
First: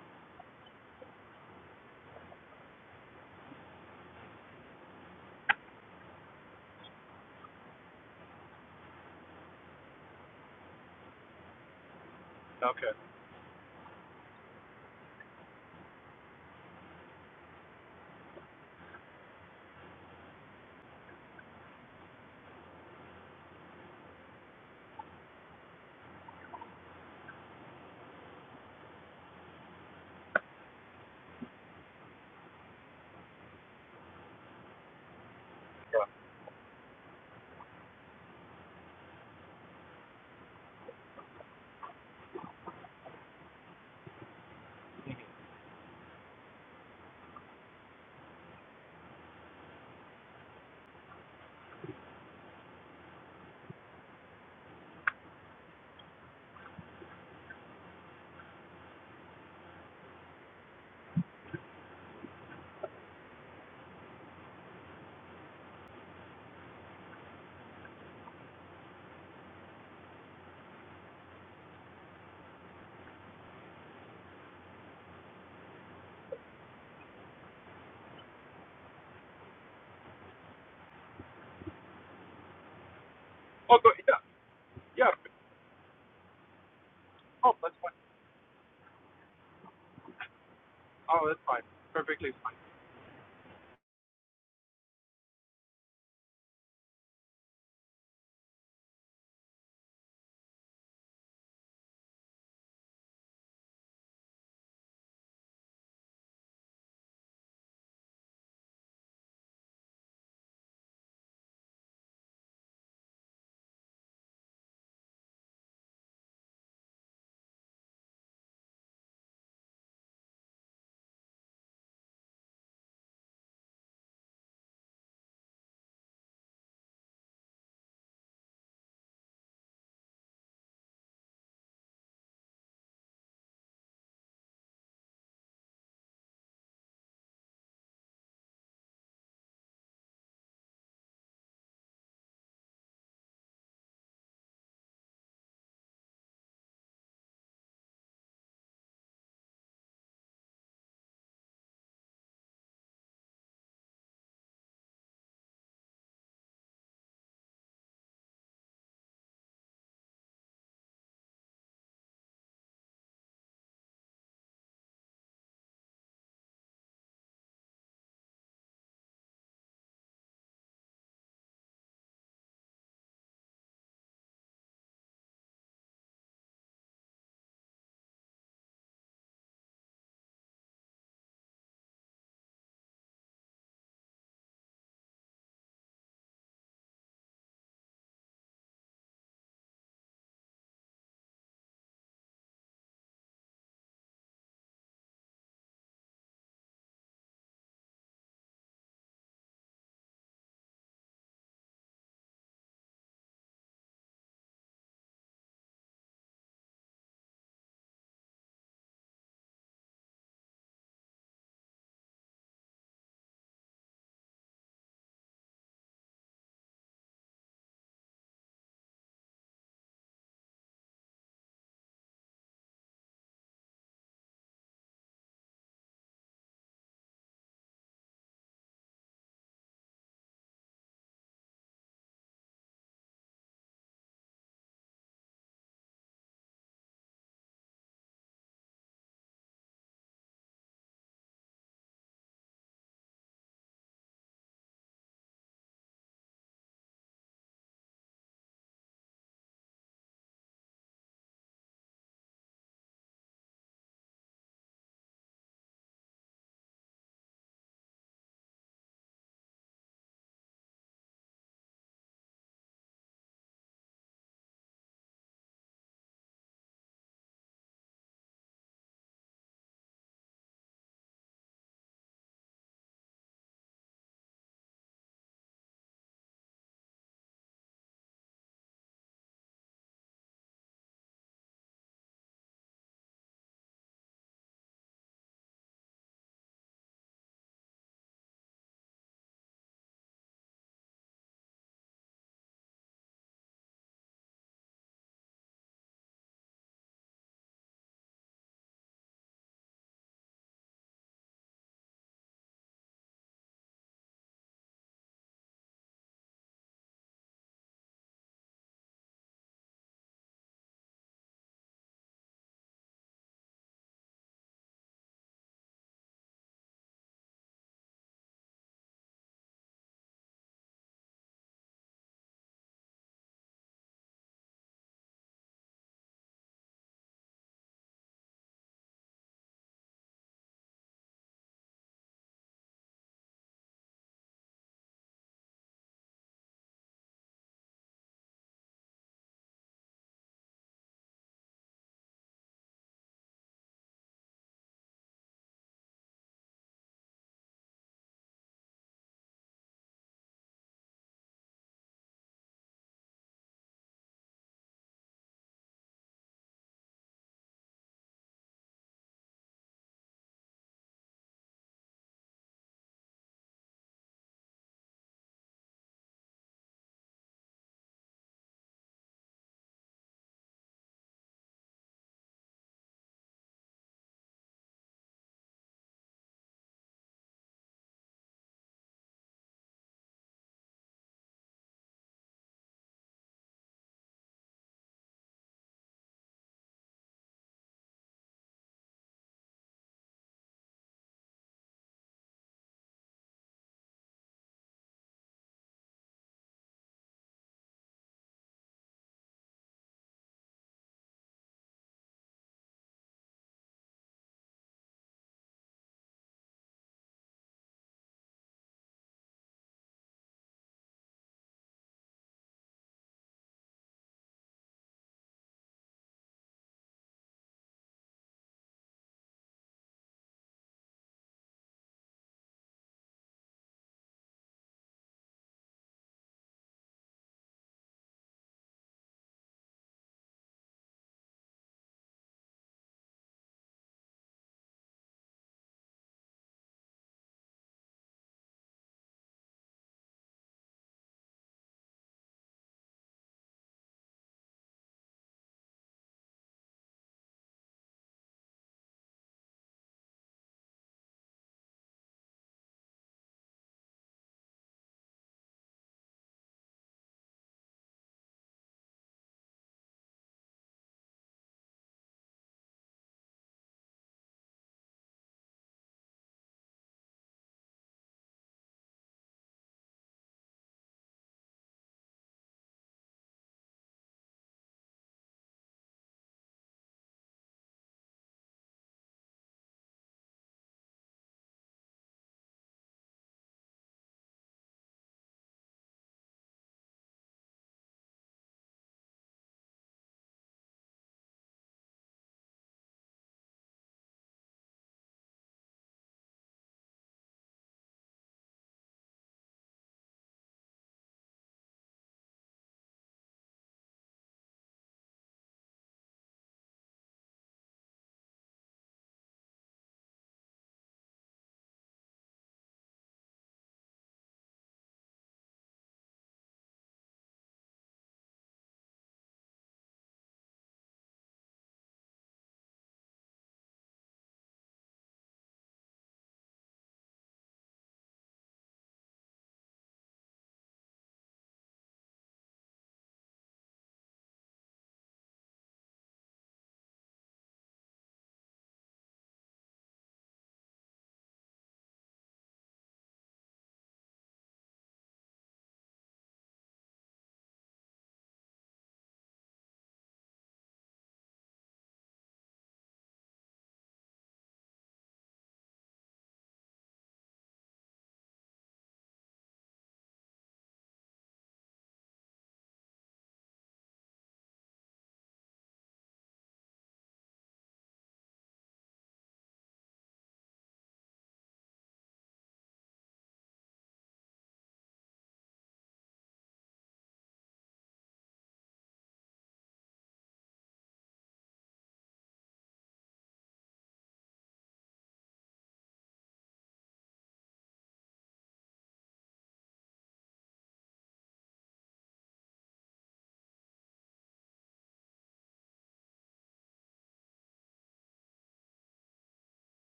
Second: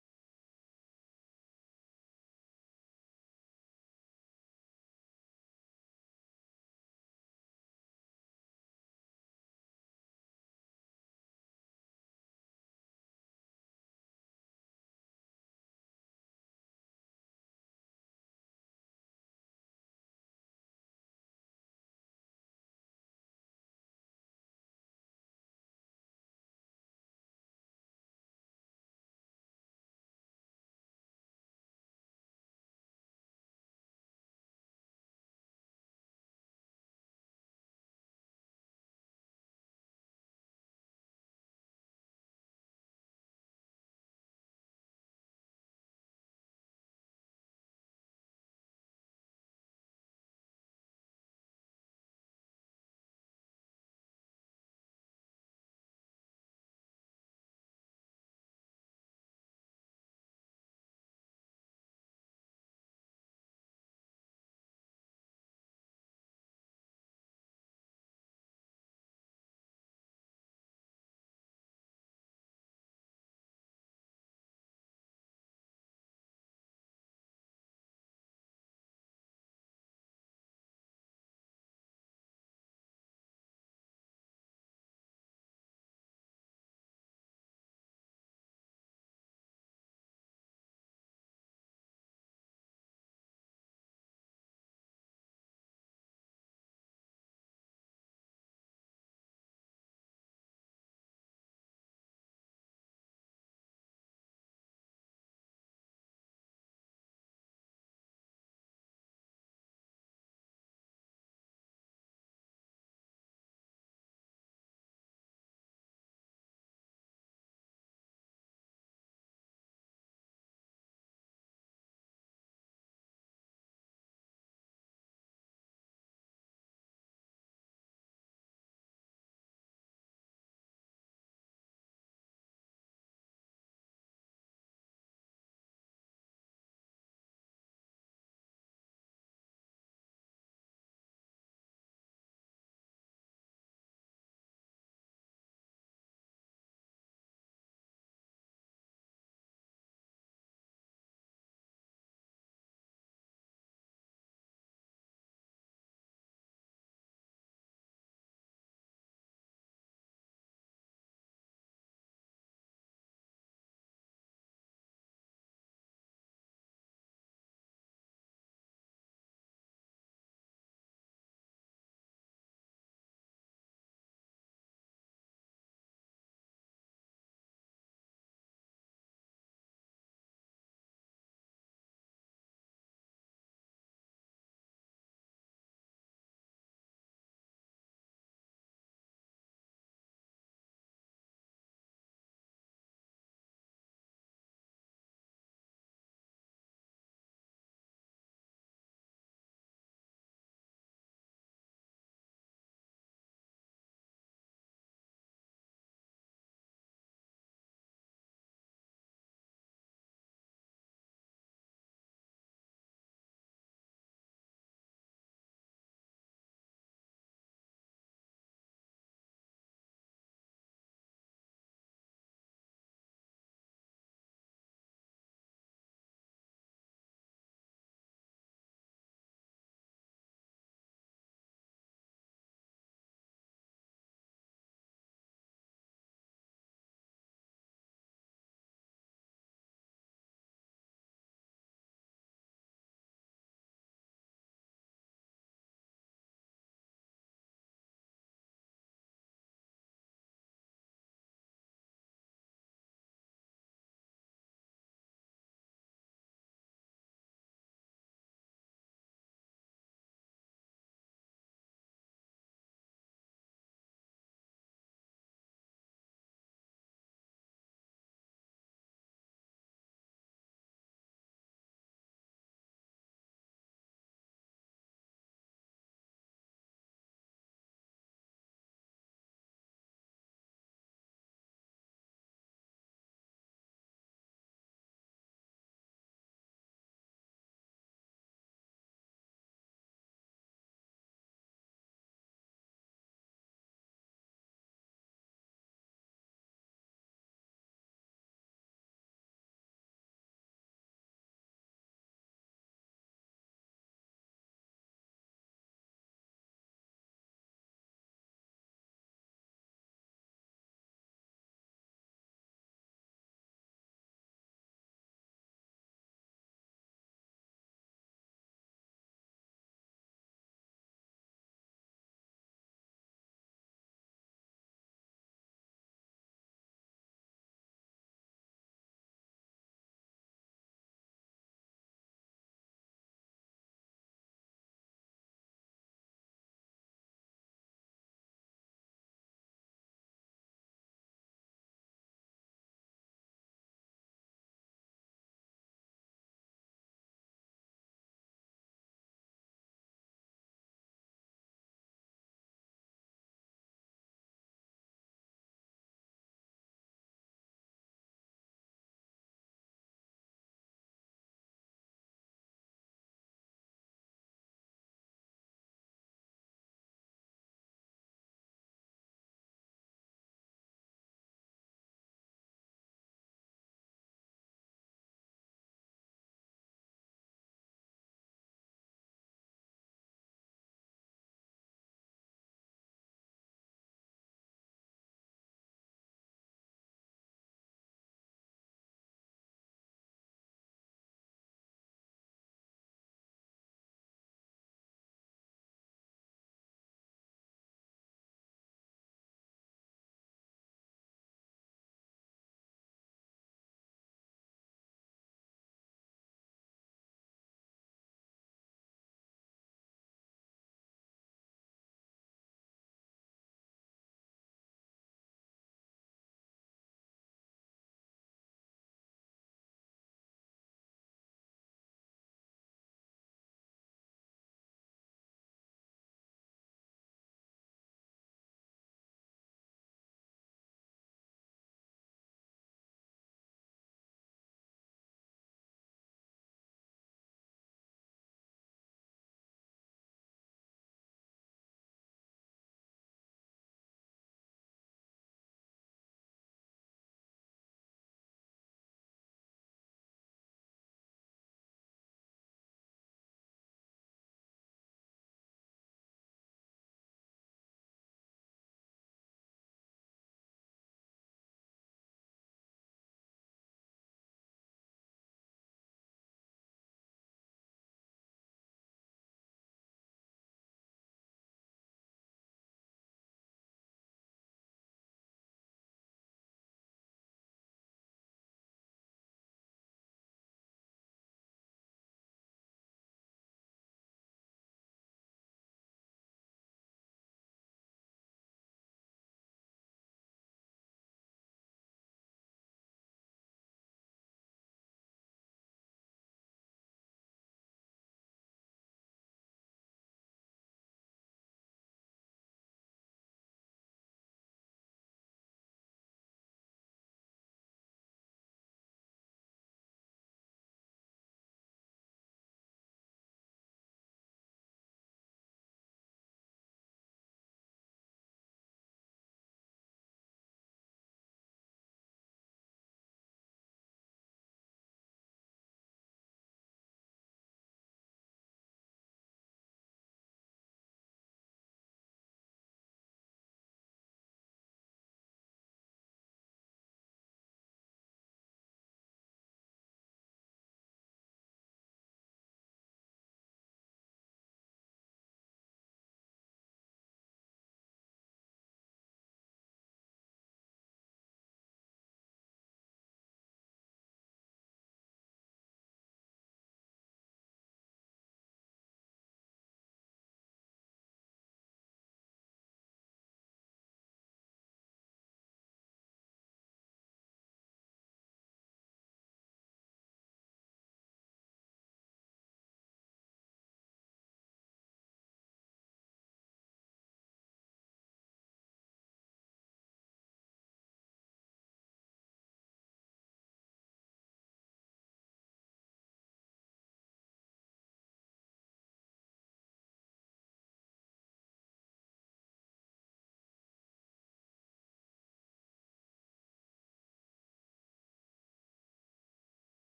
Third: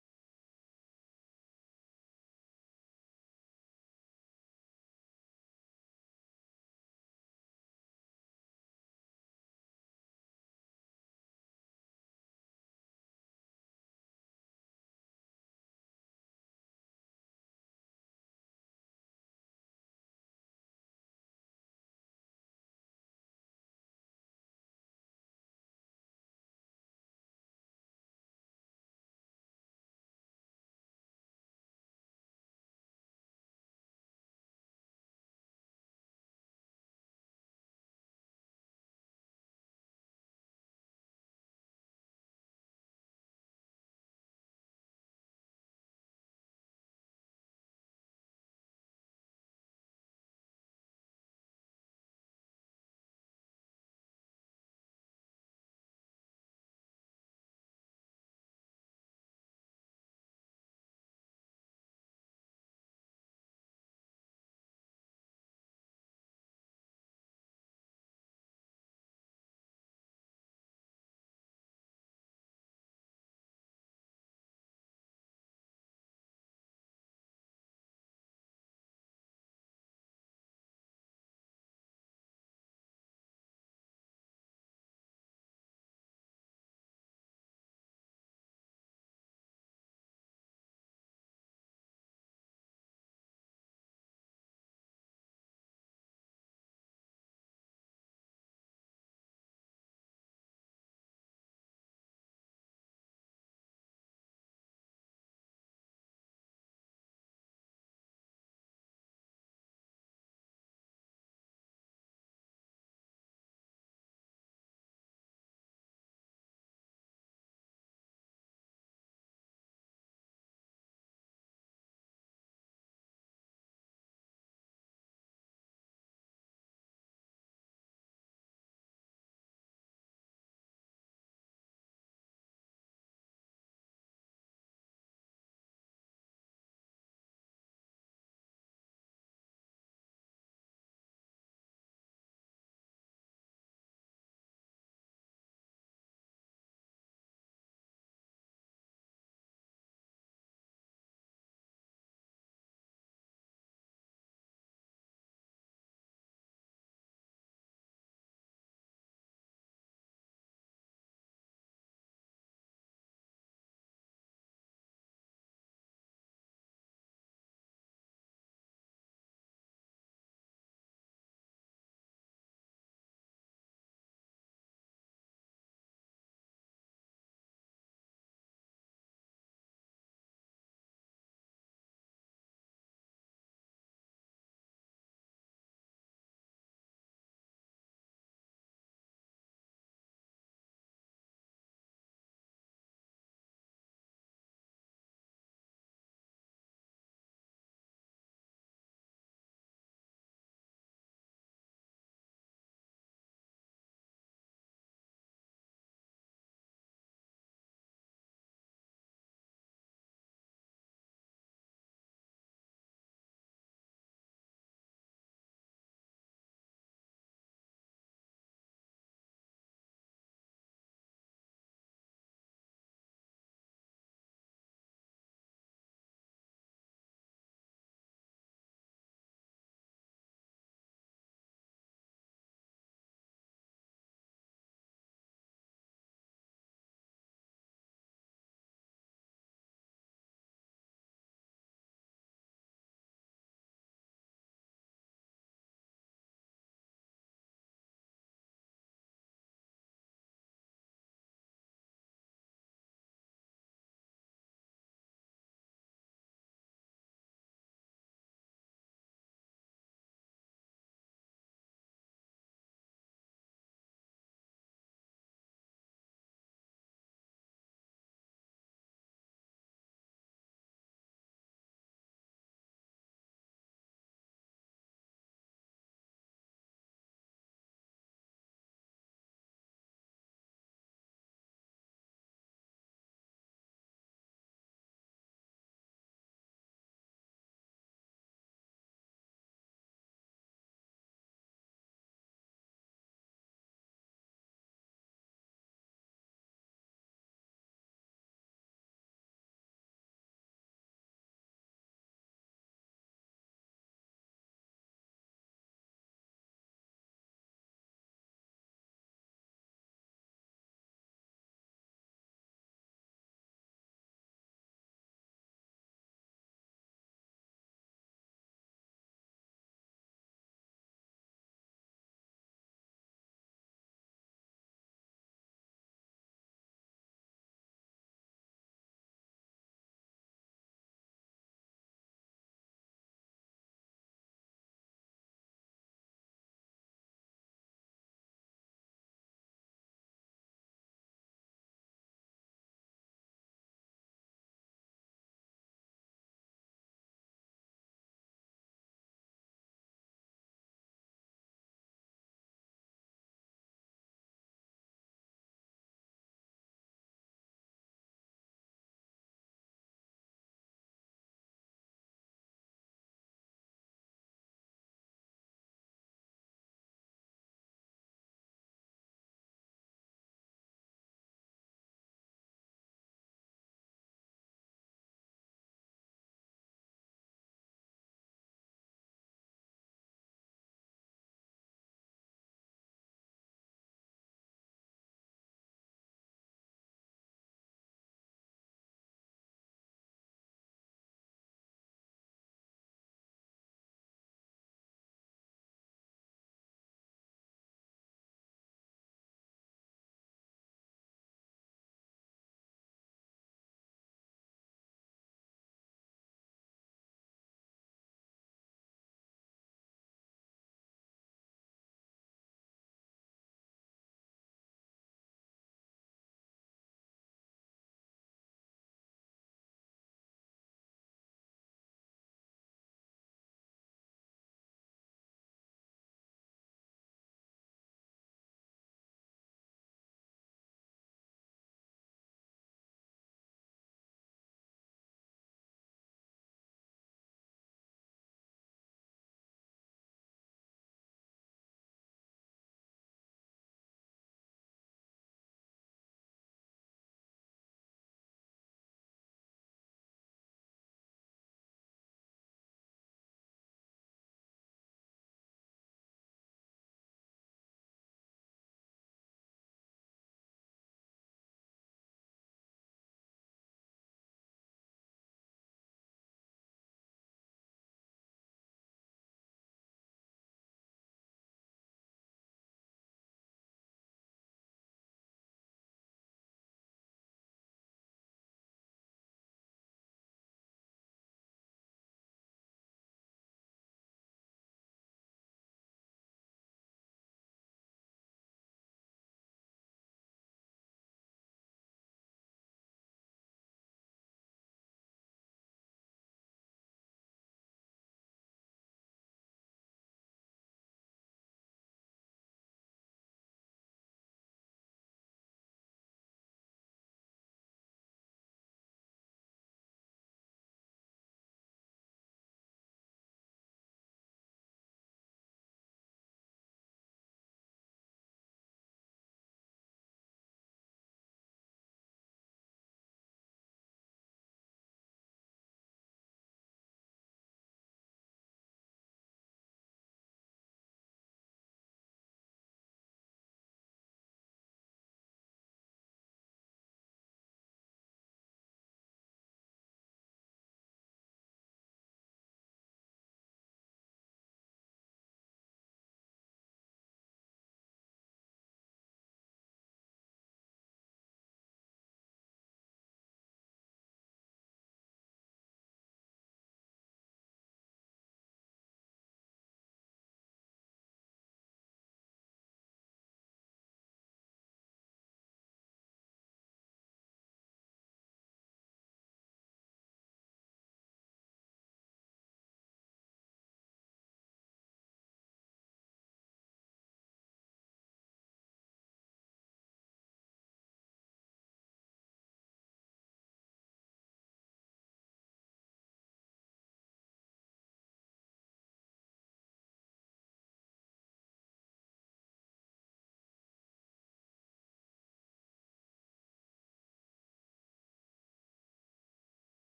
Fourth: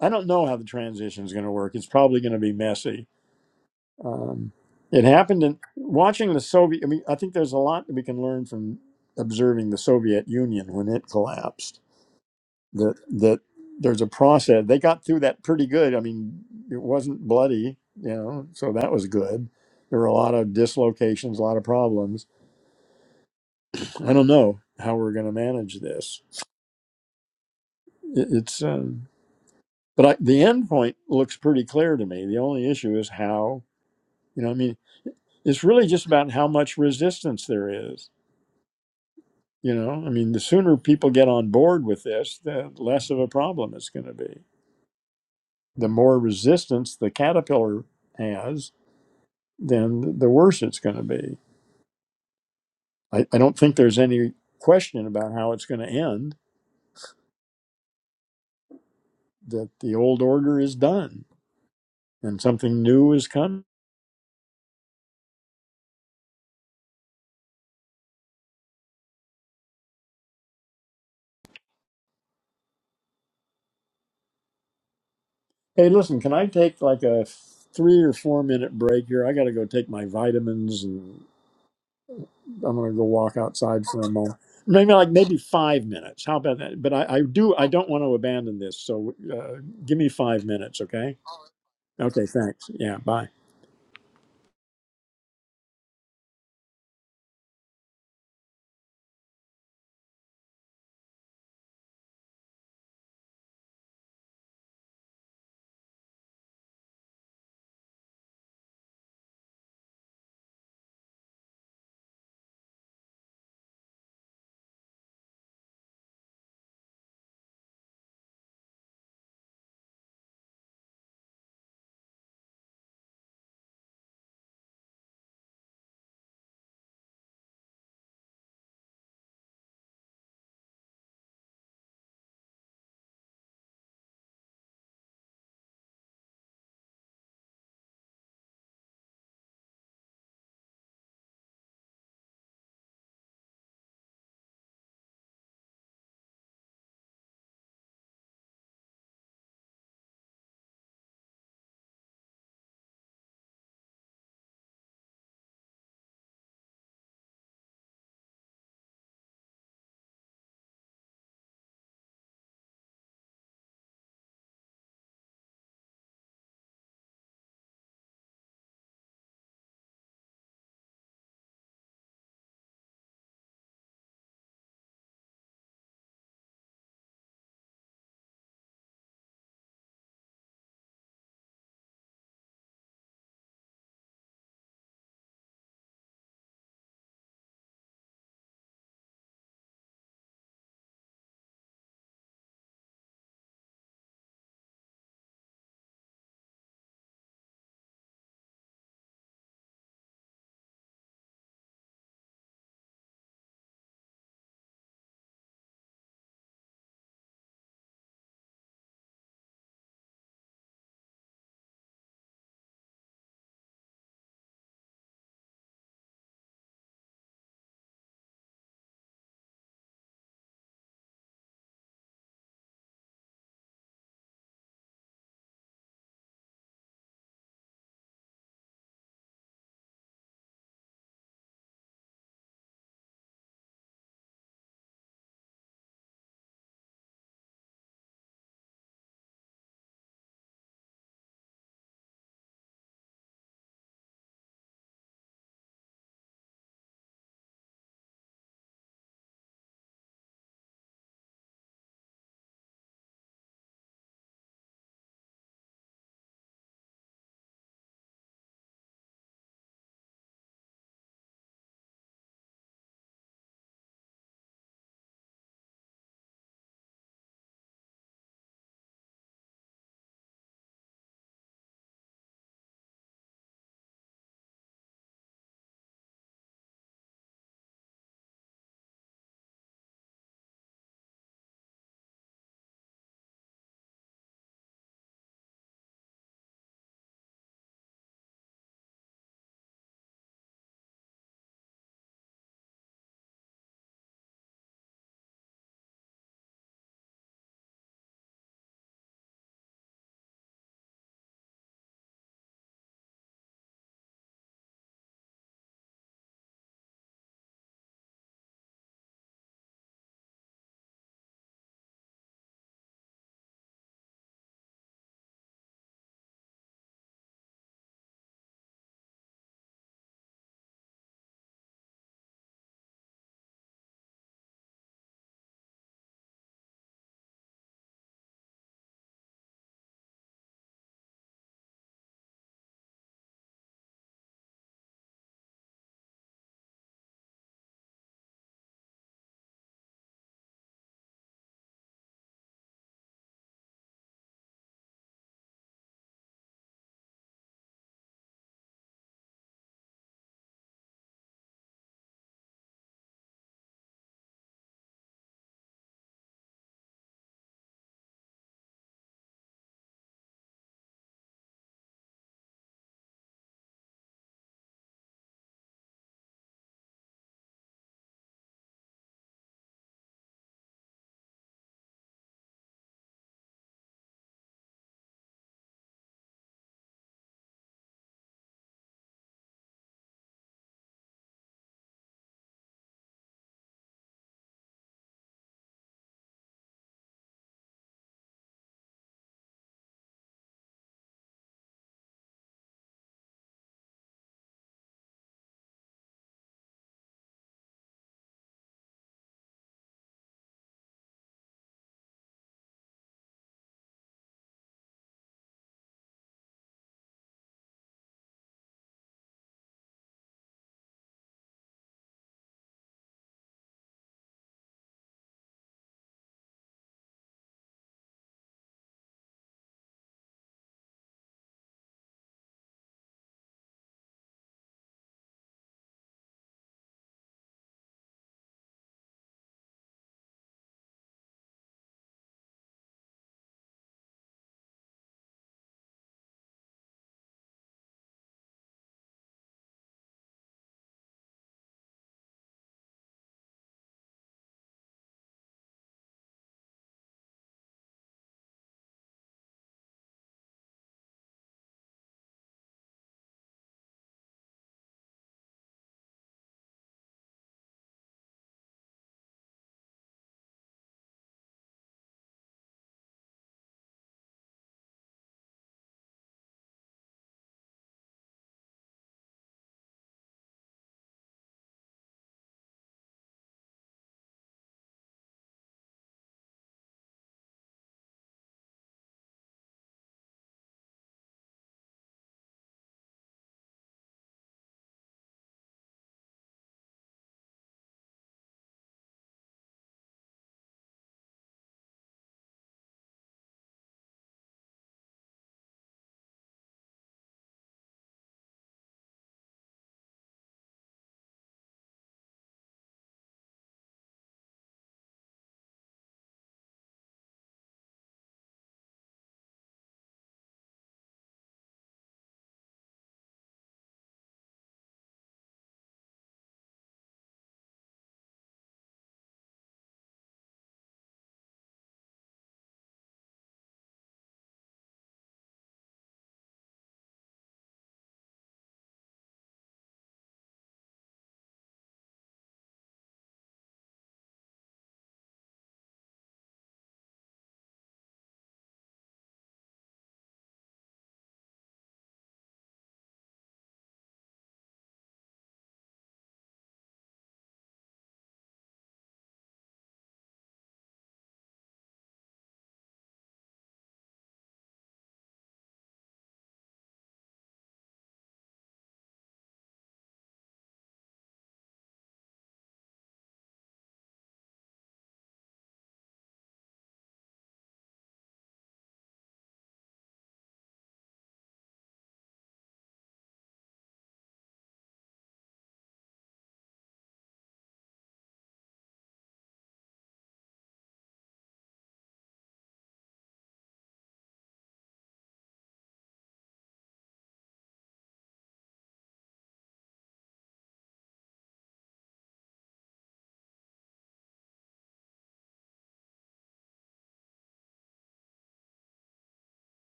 I don't know how the transition is going to work. It's probably going to be messy. Um, it happened in watching the Soviet. I mean, I think there's a lot that we can learn from observing the Soviet Union when it collapsed. okay. That that there's a process. They got through that pretty good. I mean, it wasn't bloody, you know, so that was good. There were a lot of dislocations, a lot of problems. I don't know how we're going to manage this. It, it's. Um, But I, the end point looks pretty clear to me. The only issue is how, you know, I mean, it's really just about how much resistance there is. You know, I mean, the sooner people get on board with this, the less of a problem it's going to be. The more resistance the caterpillar has, then the worse it's going to be. I, I don't think there's any question about how it's going to end, that the old order is done and something new is coming. Hey, listen, can I take like a three or four minute break here? I got to go take my vitamins and I'm going to go walk Oh, outside go, for a yeah, moment. Maybe like yeah. maybe five minutes. How about that? But I, I do, Oh, I that's don't fine. want to abandon this. So uh, give me five minutes, okay? Oh, that's fine. Okay, Perfectly fine. thanks. Yeah, bye.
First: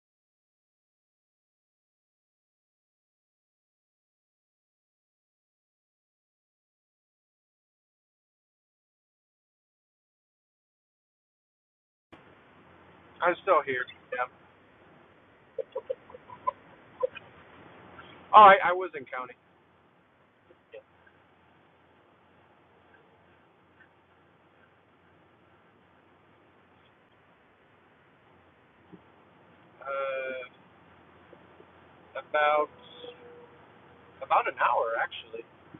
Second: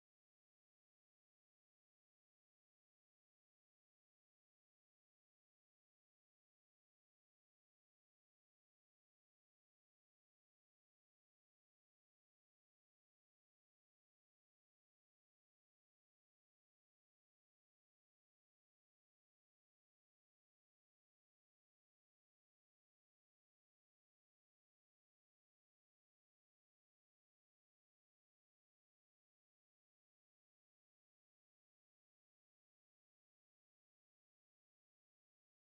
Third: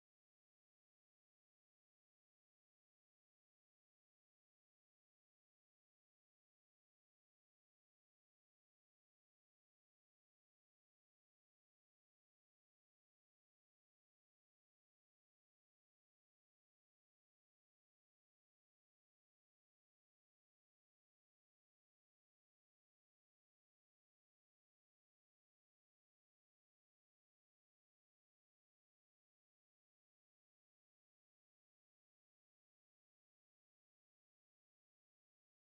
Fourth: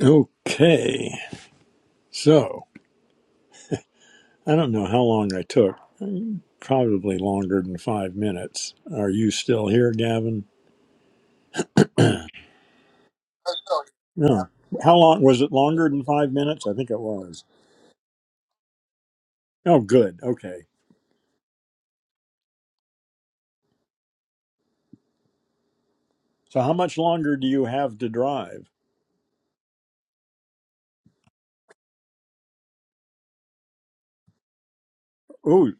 Okay. So I don't know how long I took. Probably longer than five minutes. Are you still here, Gavin? I'm still here. Yeah. No. How long was it longer than five minutes? I think it was. Oh, I, I was in county. Oh, good. Okay. So how much longer do you have to drive? Uh, about about an hour actually. Ooh,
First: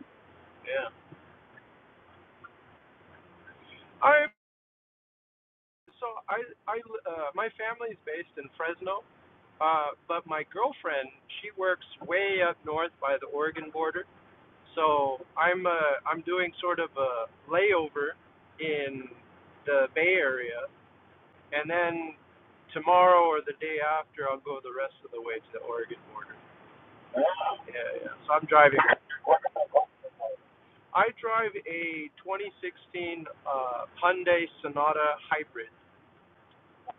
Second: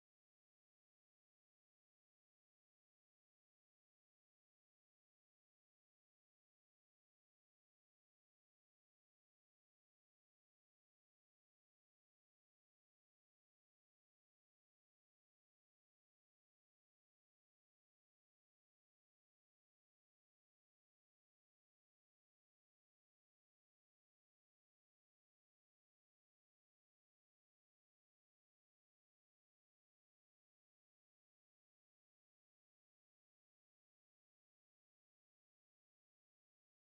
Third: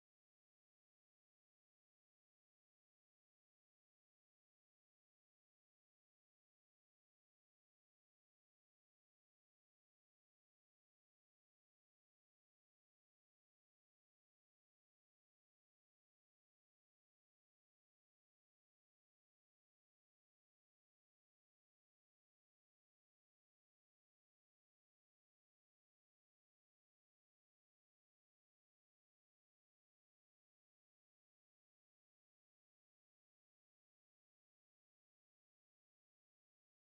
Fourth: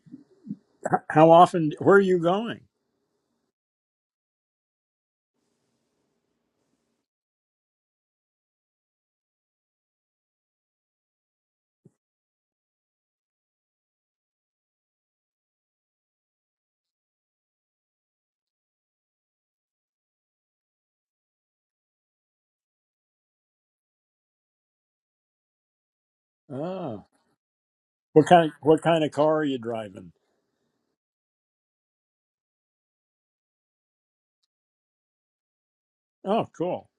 Yeah. h- how often? Where are you going? I so I I uh, my family's based in Fresno. Uh, but my girlfriend, she works way up north by the Oregon border. So I'm uh, I'm doing sort of a layover in the Bay Area, and then tomorrow or the day after, I'll go the rest of the way to the Oregon border. Ah, Yeah, yeah. what So kind I'm of driving. what kind of car are you driving? I drive a 2016 uh, Hyundai Sonata hybrid. Oh, cool.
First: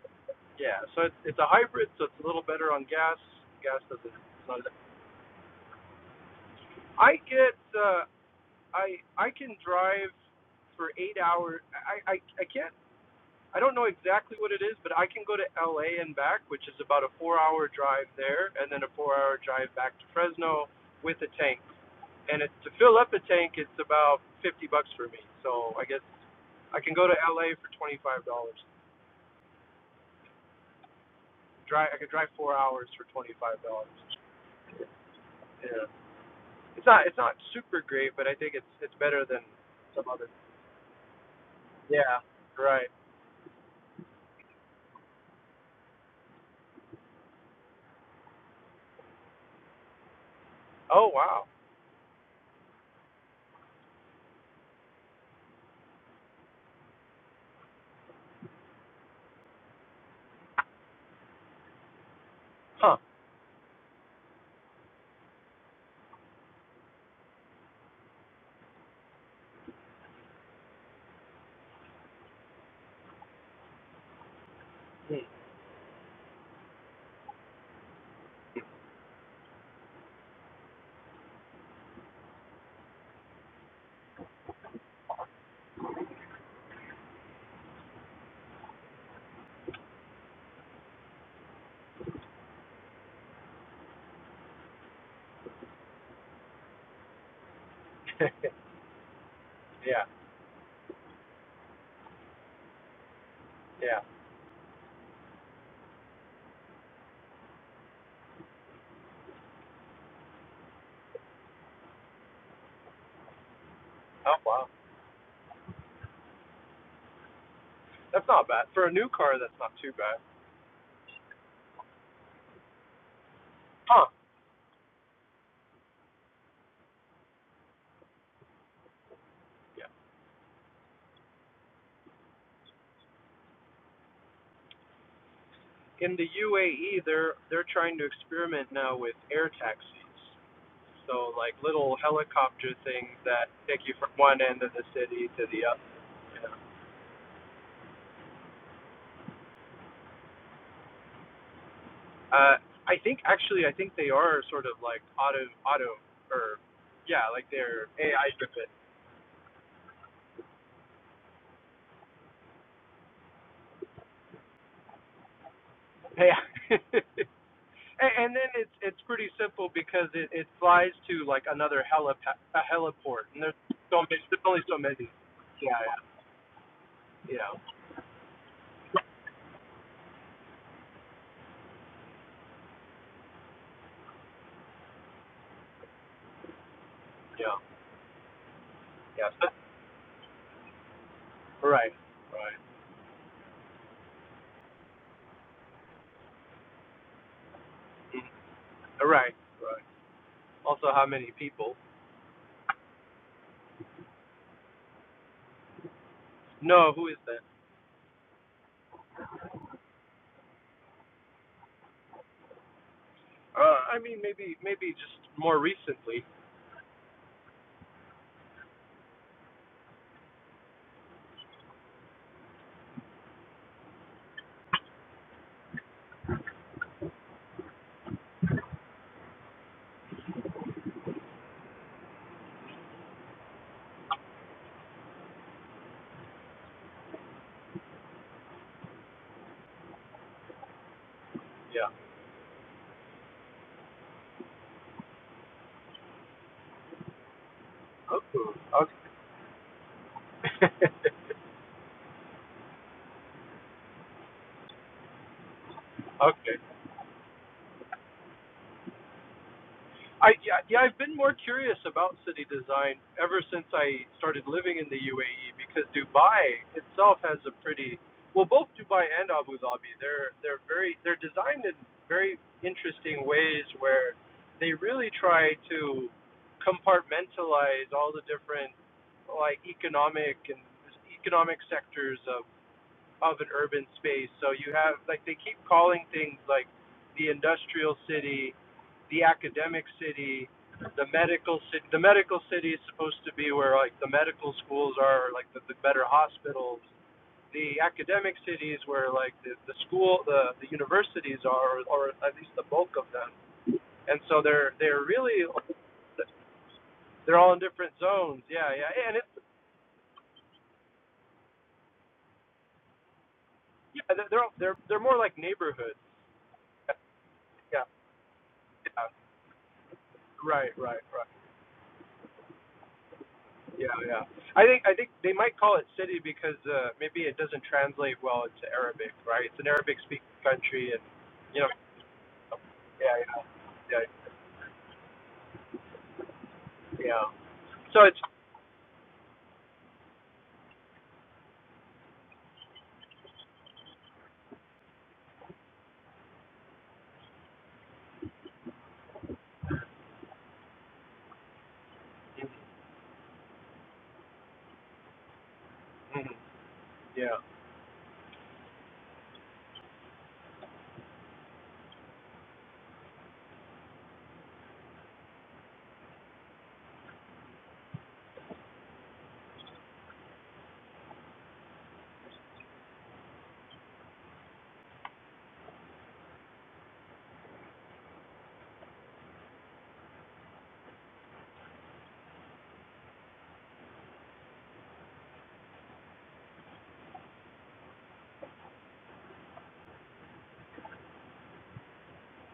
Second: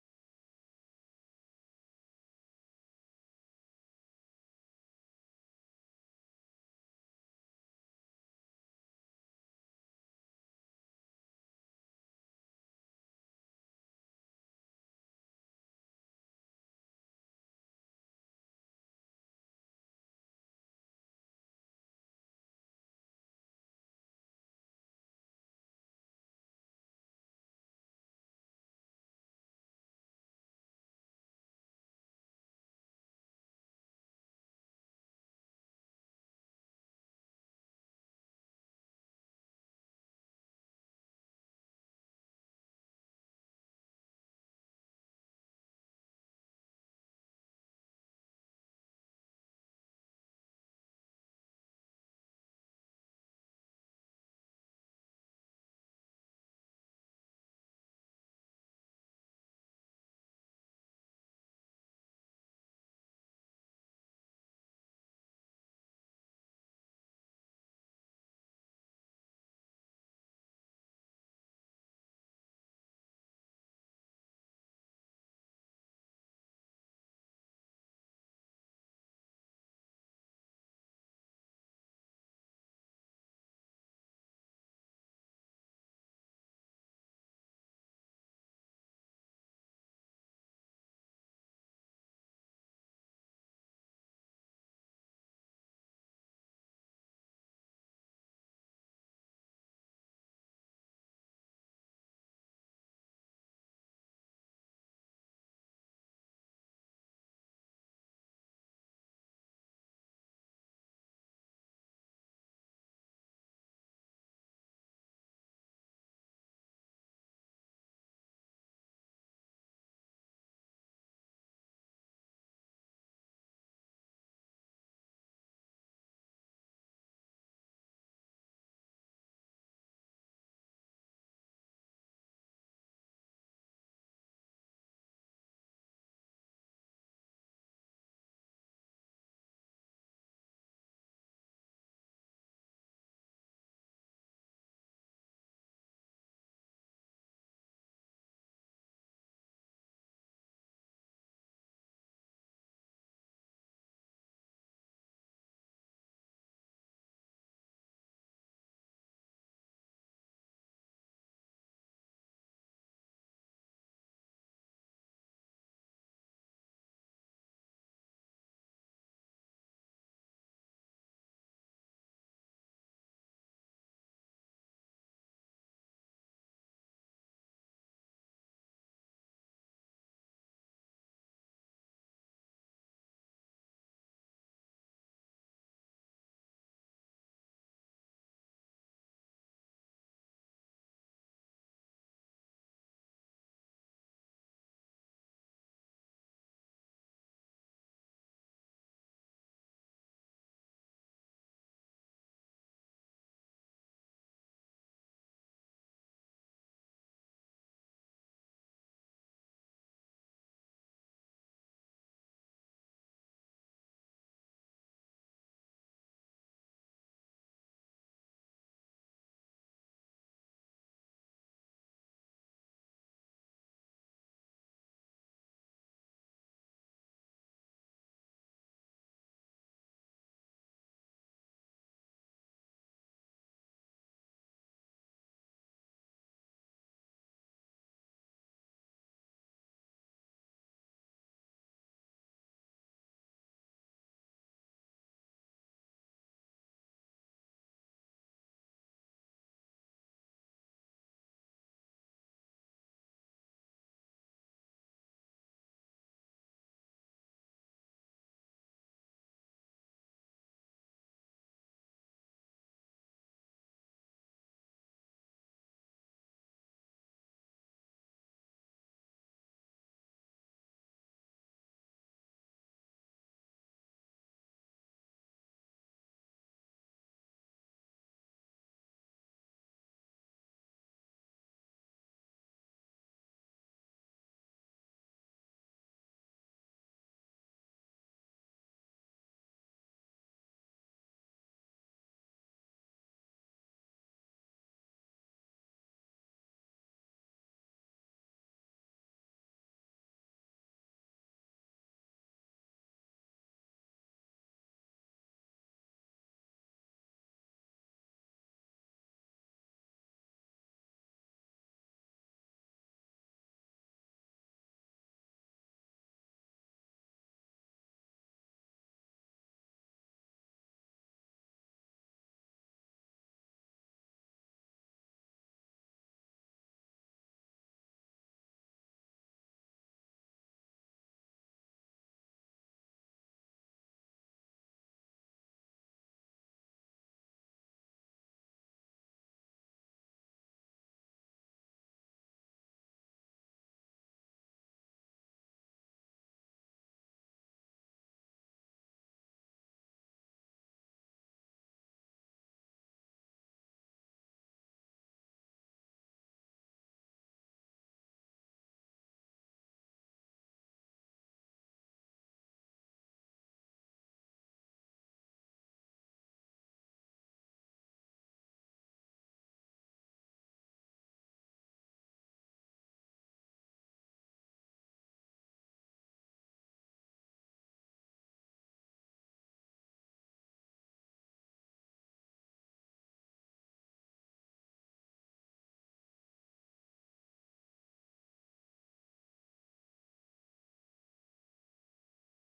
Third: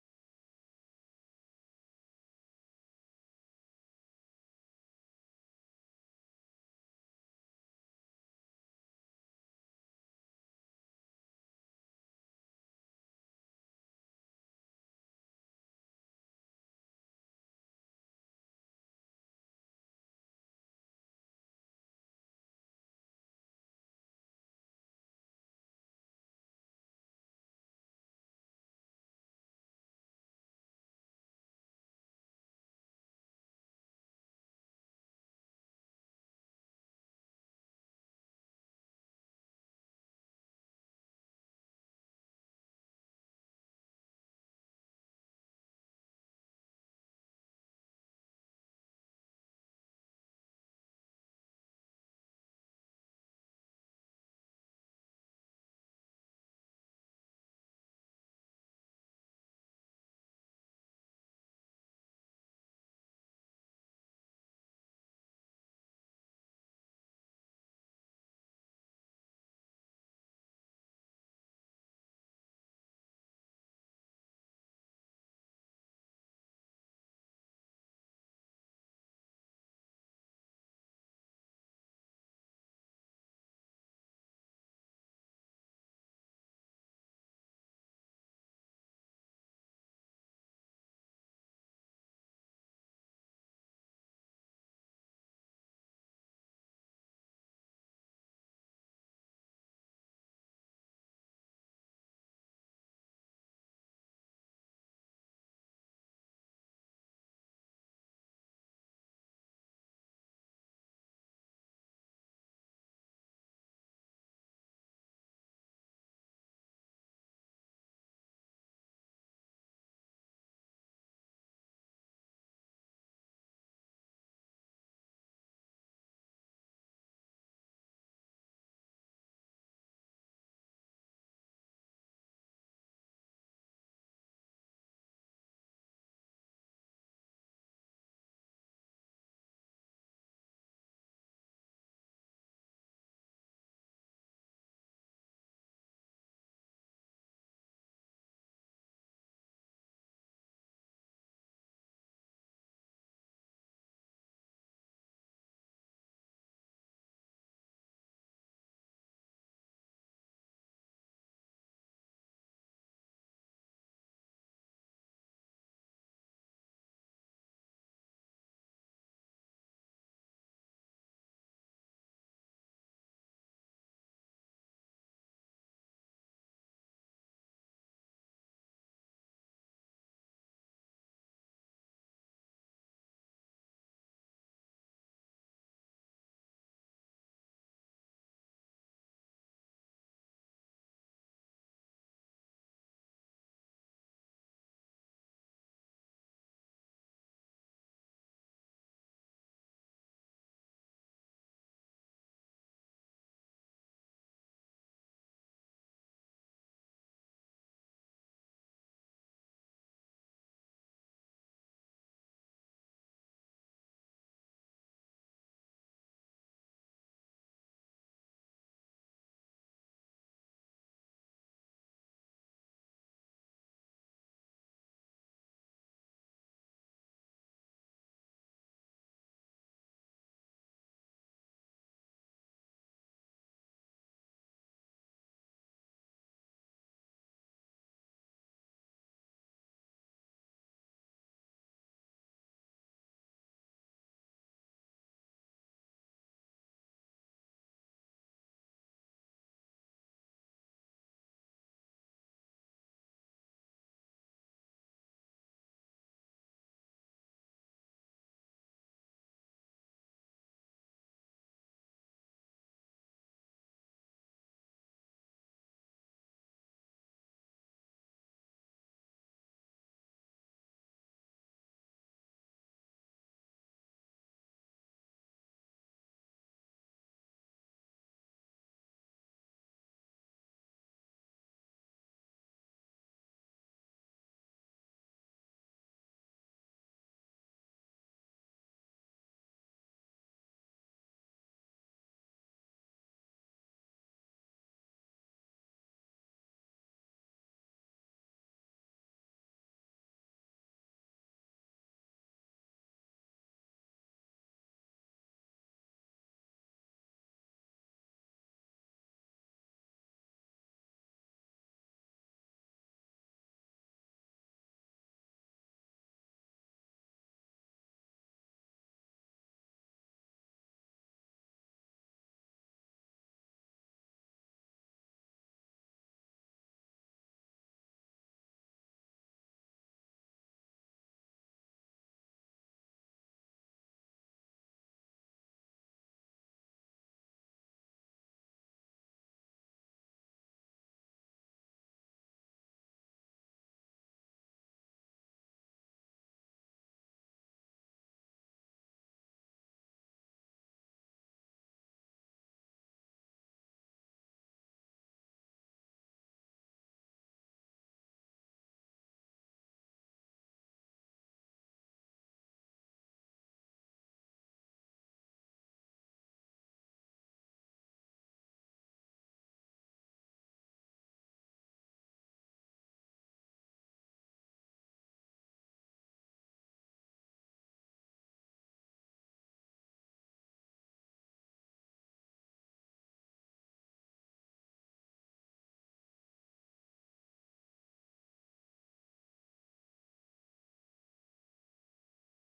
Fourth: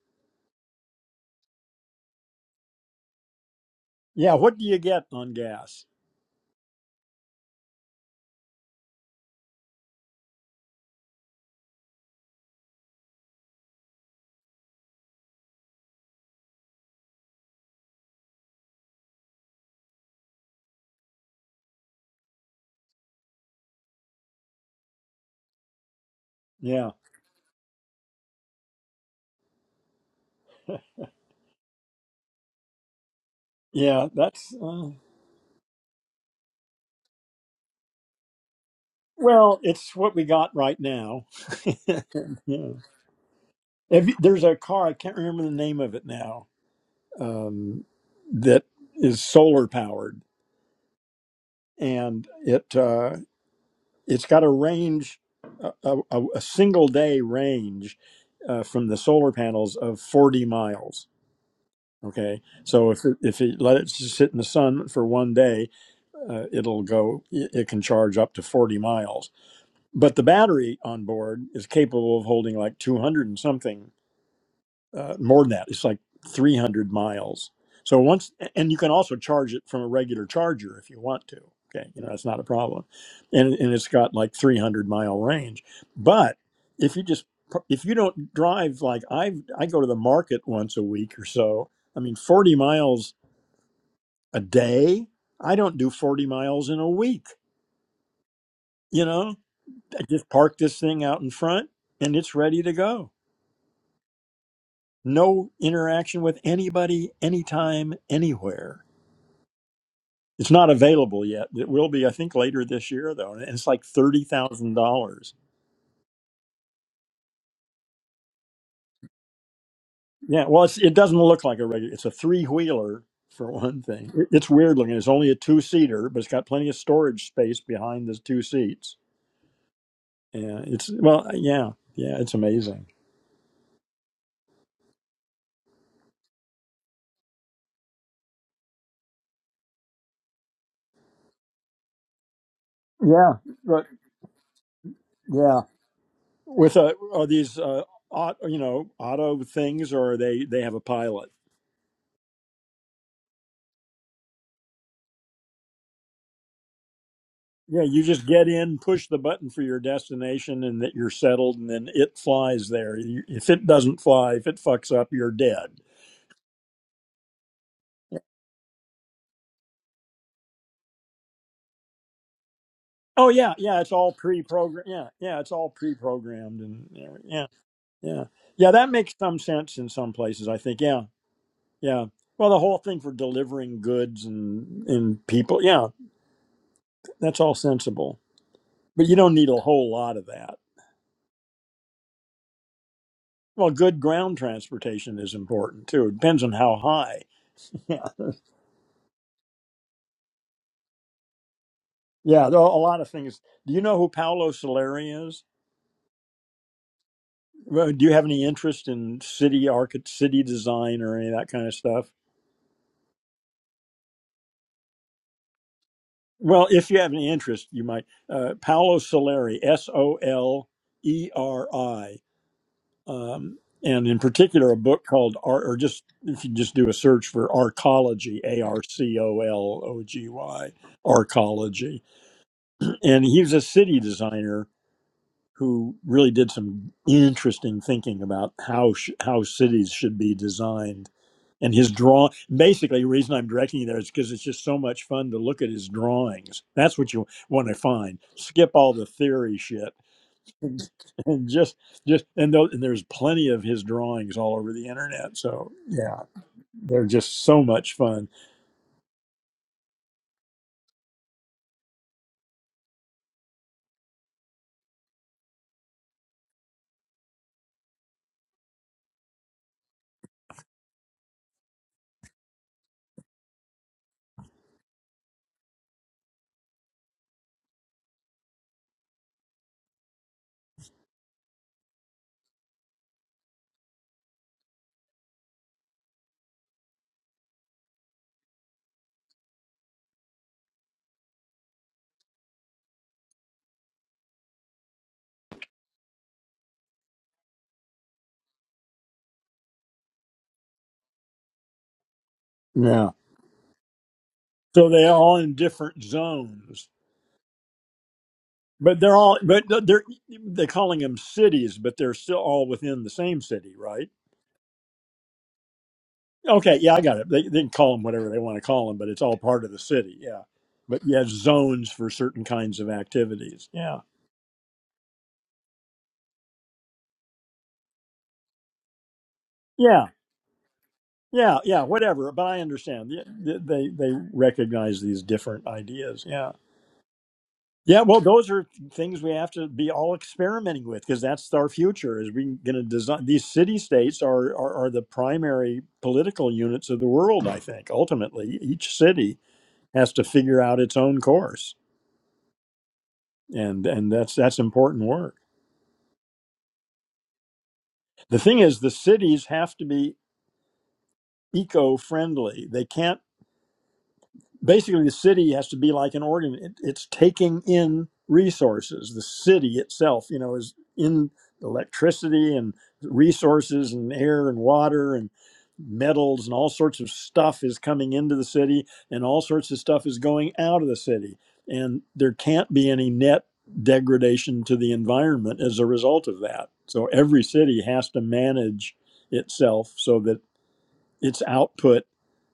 Yeah, so it's, it's a hybrid, so it's a little better on gas. Gas doesn't. Yeah, It's what not, do you get on gas? I get. Uh, I I can drive for eight hours. I I, I can't. I don't know exactly what it is, but I can go to LA and back, which is about a four hour drive there, and then a four hour drive back to Fresno with a tank. And it, to fill up a tank, it's about 50 bucks for me. So I guess I Yeah, can go to LA for $25. Drive, I could drive four hours for $25. yeah, that's uh, Yeah. It's not, it's not super great, but I think it's, it's better than well, it's some what we other. got right now. Yeah. yeah, Right. If you- there's a car I can't remember the name of it now um, that is solar powered, Oh, wow. and it. uh, it's got a range, a, a, a single day range uh, from the solar panels of 40 miles. Okay, so Huh. if it, if it let it s- sit in the sun for one day, uh, it'll go. It it can charge up to 40 miles. But the battery on board is capable of holding like 200 and something uh, more than that. It's like 300 miles. So once, and you can also charge it from a regular charger if you want to. Okay, you know that's not a problem, and and it's got like 300 mile range. But if you just if you don't drive like I I go to the market once a week or so. I mean, 40 miles a day. I don't do 40 miles in a week. You know, I yeah. just park this thing out in front and it's ready to go. Yeah. No interaction with anybody, anytime, anywhere It's not available yet. It will be, I think, later this year though, and it's like thirty Oh, wow. thousand dollars. That's not bad. For a new car, that's not too bad. Yeah, well, it's, it doesn't look like a regular. It's a three wheeler for one Huh. thing. It- It's weird looking. It's only a two seater, but it's got plenty of storage space behind the two seats. Yeah. Yeah. it's well, yeah, yeah, it's amazing. In the UAE, they're they're trying to experiment now with air taxis. So like little helicopter things Yeah, that take but you from one end of the city to yeah, the other. You know. with a, are these uh, auto, you know auto things or are they they have a pilot? Uh, I think actually, I think they are sort of like auto auto or yeah, like Yeah, they're you just AI get driven. in, push the button for your destination, and that you're settled, and then it flies there. You- If it doesn't fly, if it fucks up, you're dead. Yeah. and, then it's it's pretty simple because it it flies to like another helip a Oh heliport, and yeah, there's yeah, it's so all many, there's only so pre-programmed. many. Yeah, yeah, it's all Yeah. Yeah. pre-programmed, and yeah, yeah, Yeah. yeah. Yeah, That makes some sense in some places. I think. Yeah, yeah. Well, the whole thing for delivering goods and and people. Yeah, that's all Yeah. sensible. But you Yeah. don't So need a whole lot of that. Right. Right. Well, good ground transportation is important too. It depends on how high. Mhm. Right. Right. Also, how many people? Yeah, there are a lot of things. Do you know who Paolo Soleri is? No, who is that? Well, Do you have any interest in city architect, city design, or any of that kind of stuff? Uh, I mean, maybe, maybe just more recently. Well, if you have any interest, you might. Uh, Paolo Soleri, S O L E R I, um, and in particular, a book called Ar- or just if you just do a search for Arcology, A R C O L O G Y, Arcology, and he was a city designer who really did some interesting thinking about how sh- how cities should be designed. And Yeah. his draw basically the reason I'm directing you there is because it's just so much fun to look at his drawings. That's what you want to find. Okay. Skip all the theory shit. Okay. And just just and, tho- and there's plenty of his drawings all over the internet. So yeah, okay. they're just so much fun. I yeah, yeah, I've been more curious about city design ever since I started living in the UAE because Dubai itself has a pretty well both Dubai and Abu Dhabi they're they're very they're designed in very interesting ways where they really try to compartmentalize all the different like economic and economic sectors of of an urban space. So you have like they keep calling things like the industrial city, the academic city, the medical city. The medical city is supposed to be where like the medical schools are, like the, the better hospitals. The academic cities where like the, the school, the the universities are, or at least the bulk of Yeah. them. And so they're So they're they're all really in different zones they're all in different zones. Yeah, yeah, But and they're it's all, but they're they're calling them cities, but they're still all within the same city, yeah right? they're they're they're, more like neighborhoods. Okay, yeah, I got it. They, they can Yeah, call them whatever they want to call them, yeah, but it's all part of the city, yeah. right, right, But you right. have zones for certain kinds of activities, Yeah, yeah, yeah. I think I think they might call it city because uh, maybe it doesn't translate well into Arabic, right? It's an yeah, Arabic-speaking country, and yeah, you know, yeah, whatever. But I understand. yeah, Yeah, They they, yeah, they recognize these different ideas, yeah. yeah, yeah. Yeah, So well, it's, those are things we have to be all experimenting with because that's our future. Is we going to design these city states are, are are the primary political units of the world. I think ultimately each city has to figure out its own course, and and that's that's important work. Mhm. yeah, The thing is, the cities have to be eco friendly. They can't basically the city has to be like an organ it, it's taking in resources the city itself you know is in electricity and resources and air and water and metals and all sorts of stuff is coming into the city and all sorts of stuff is going out of the city and there can't be any net degradation to the environment as a result of that so every city has to manage itself so that its output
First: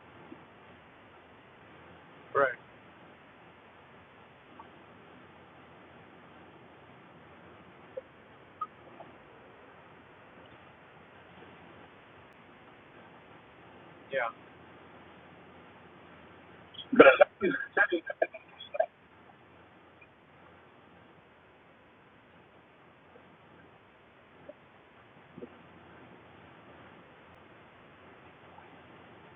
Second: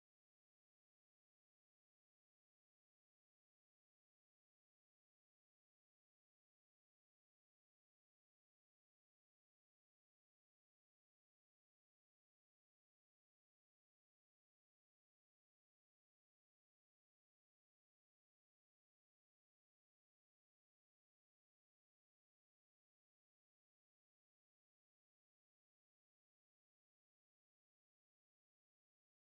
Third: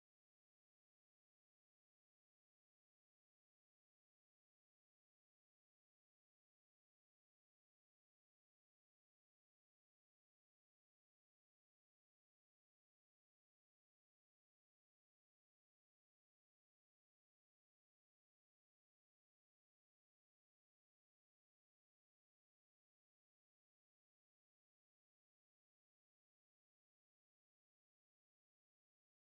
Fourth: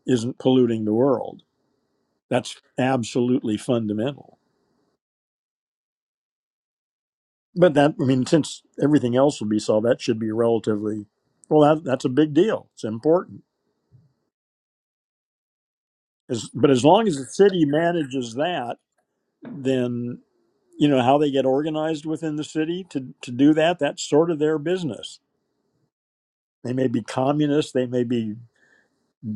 isn't polluting the world right, that's absolutely fundamental. But that, I mean, since everything else will be solved, that should be relatively, well, that, that's a big deal. It's important. yeah. As, but as long as the city manages that, then, you know, how they get organized within the city to, to do that, that's sort of their business. They may be communists; they may be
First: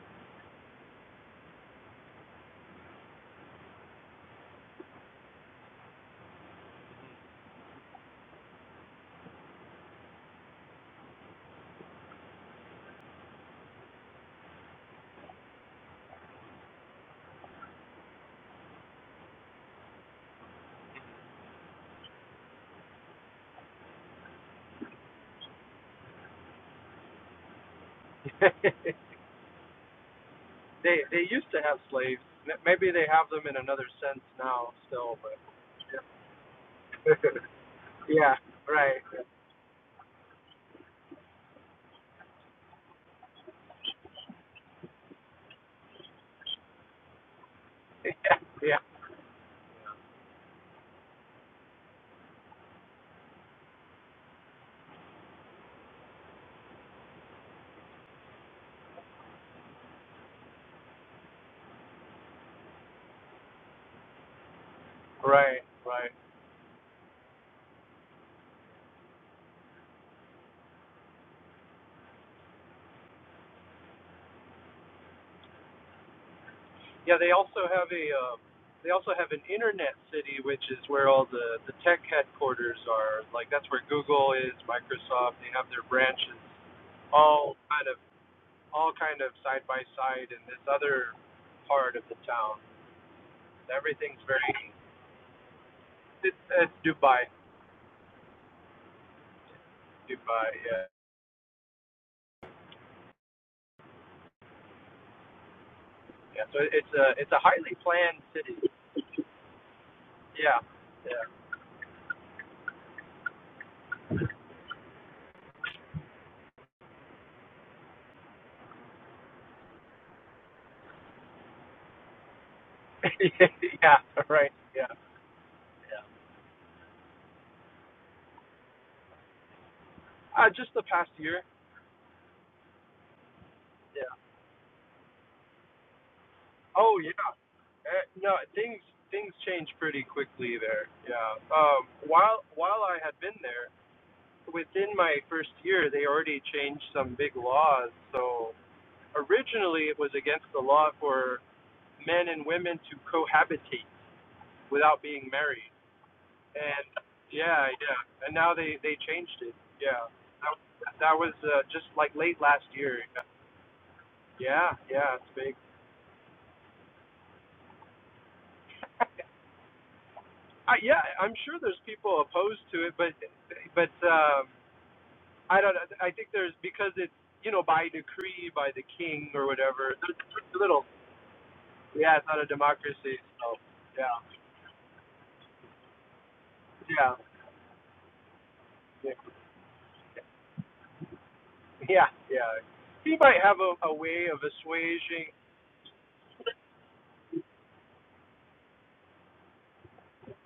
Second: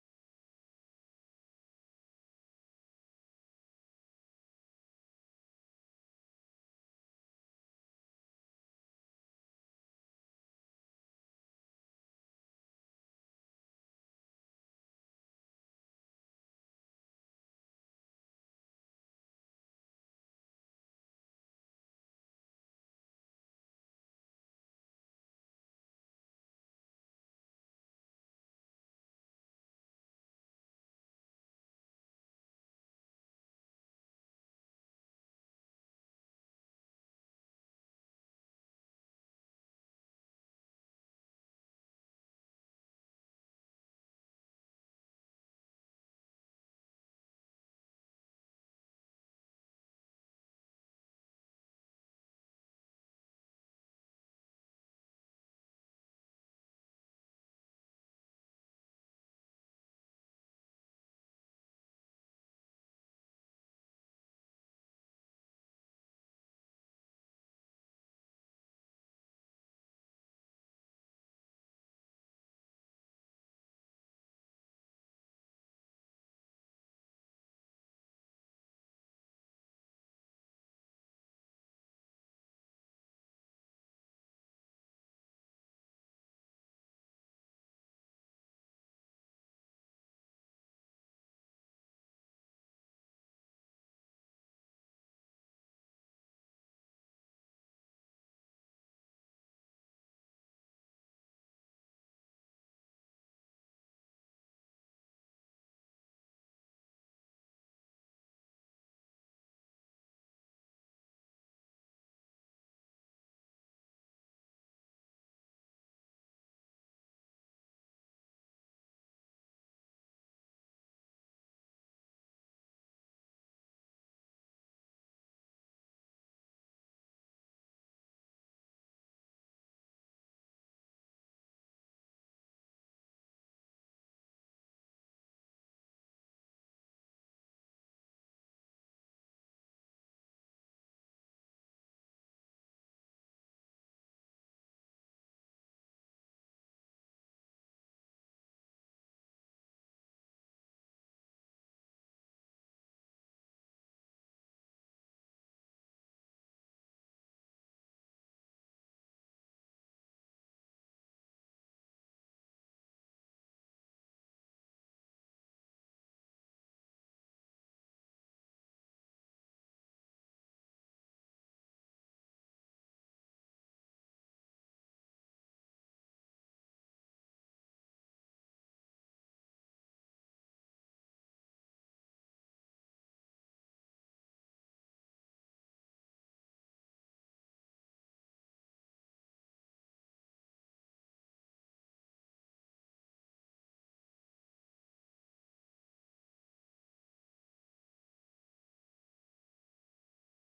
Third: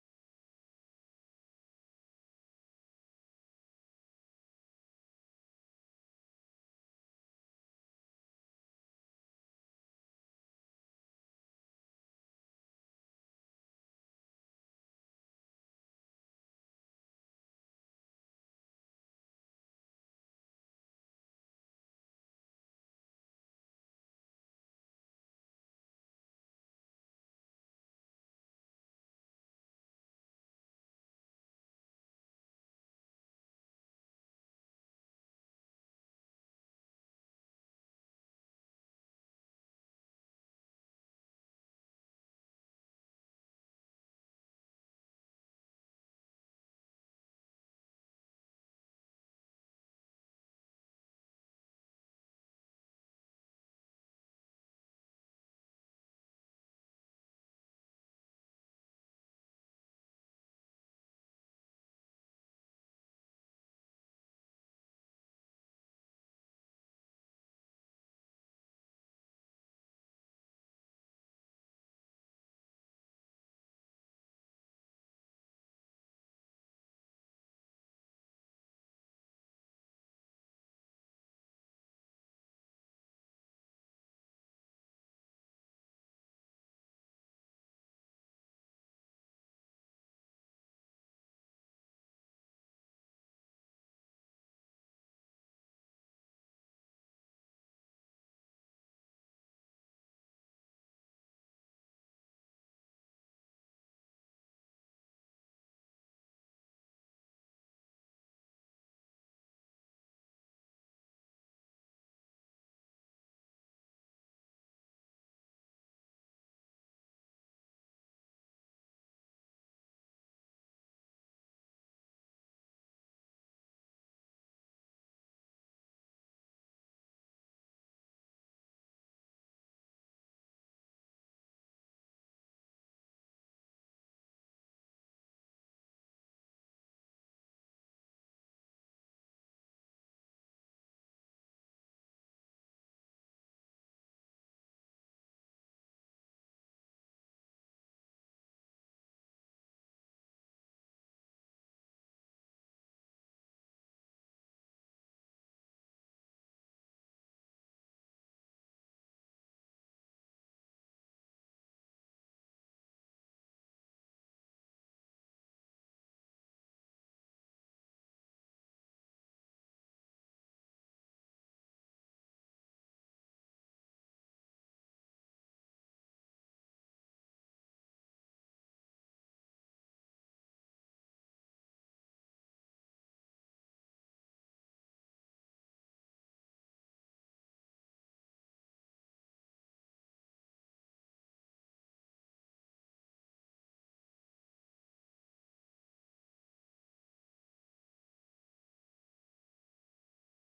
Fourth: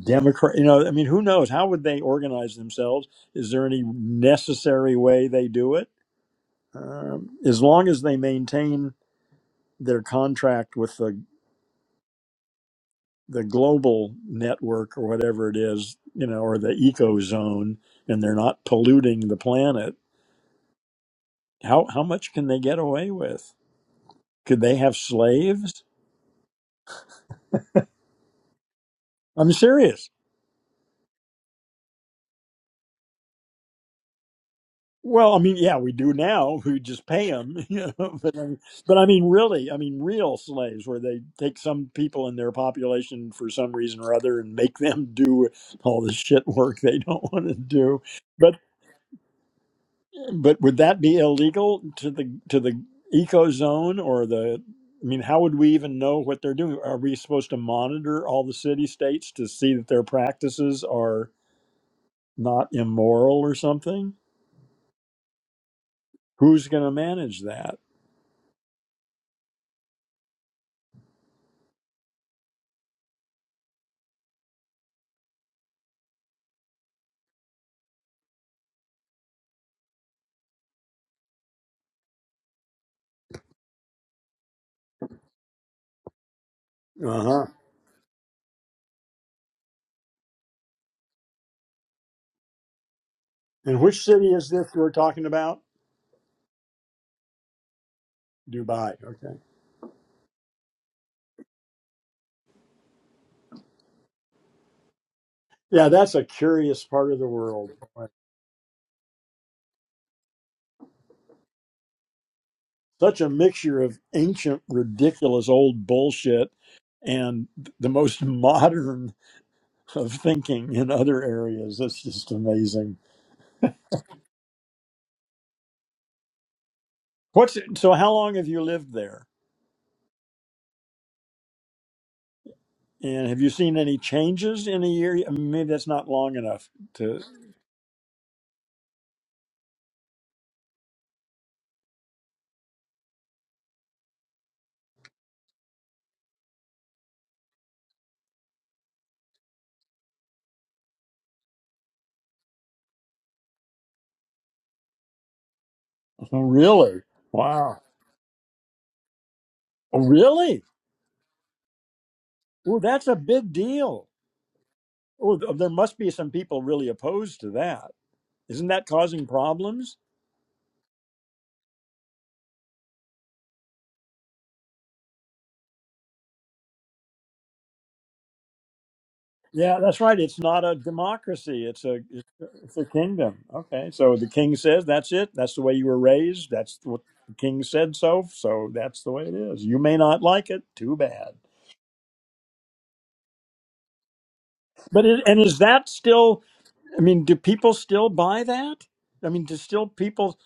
Democrat, you know, I mean, who knows? How would they organize themselves? Is there any necessary way they do it? Um, as long as they maintain their contract with the the global network or whatever it is, you know, or the eco zone, and they're not polluting the planet, how how much can they get away with? Could they have slaves? I'm serious. they they used to have slaves. M- Maybe they have them in another sense now, still, Well, but I mean, yeah, we do now. We just pay them, you know. yeah, But I mean, but right, I mean, really, I mean, real slaves, where they take some people in their population for some reason or other and make them do all the shit work they don't want to do. yeah, but. yeah, But would that be illegal to the to the eco zone or the? I mean, how would we even know what they're doing? Are we supposed to monitor all the city states to see that their practices are not immoral or something? right, right. Who's going to manage that? Yeah, they also have a uh, they also have an internet city, which is where all the the tech headquarters are. Like that's where Google is, Microsoft. They have their branches Uh huh. all kind of all kind of side by side in this other part of the town. And which Everything's city is very this we're talking about? it's, it's Dubai, Dubai. Okay. Dubai. Yeah, Yeah, that's a yeah. So curious it's part of a the it's a world. highly planned city. Yeah, Such a mixture of ancient, ridiculous, old bullshit and the most modern of thinking in other areas. That's just amazing. yeah, yeah. Right. Yeah, yeah. What's so? How long have you lived there? Uh, just the past year. And have you seen any Yeah. changes in a year? I mean, maybe that's not long enough Oh yeah, to. uh, no things things change pretty quickly there. Yeah. Um, while while I had been there, within my first year, they already changed some big laws. So originally, it was against the law for men and women to cohabitate without being married. Oh, And really? yeah, Wow. yeah. And now they they changed it. Oh, Yeah. really? That, that was uh, just like late last Oh, year. that's a Yeah, big deal. yeah. yeah, It's Oh, big. th- there must be some people really opposed to that. Isn't that causing problems? I, yeah, I'm sure there's people opposed to it, but but um, I don't. know. I think there's because it's you know by decree by the king or Yeah, whatever. that's There's right. It's just a not a little. democracy. It's a Yeah, it's not a it's a democracy. kingdom. So Okay, so yeah, the king says that's it. That's the way you were raised. That's what yeah, the king said so. So that's the yeah, way it is. You may not like it. Too bad. yeah. yeah. He might have a, a way of But it, assuaging and is that still? I mean, do people still buy that? I mean, do still people?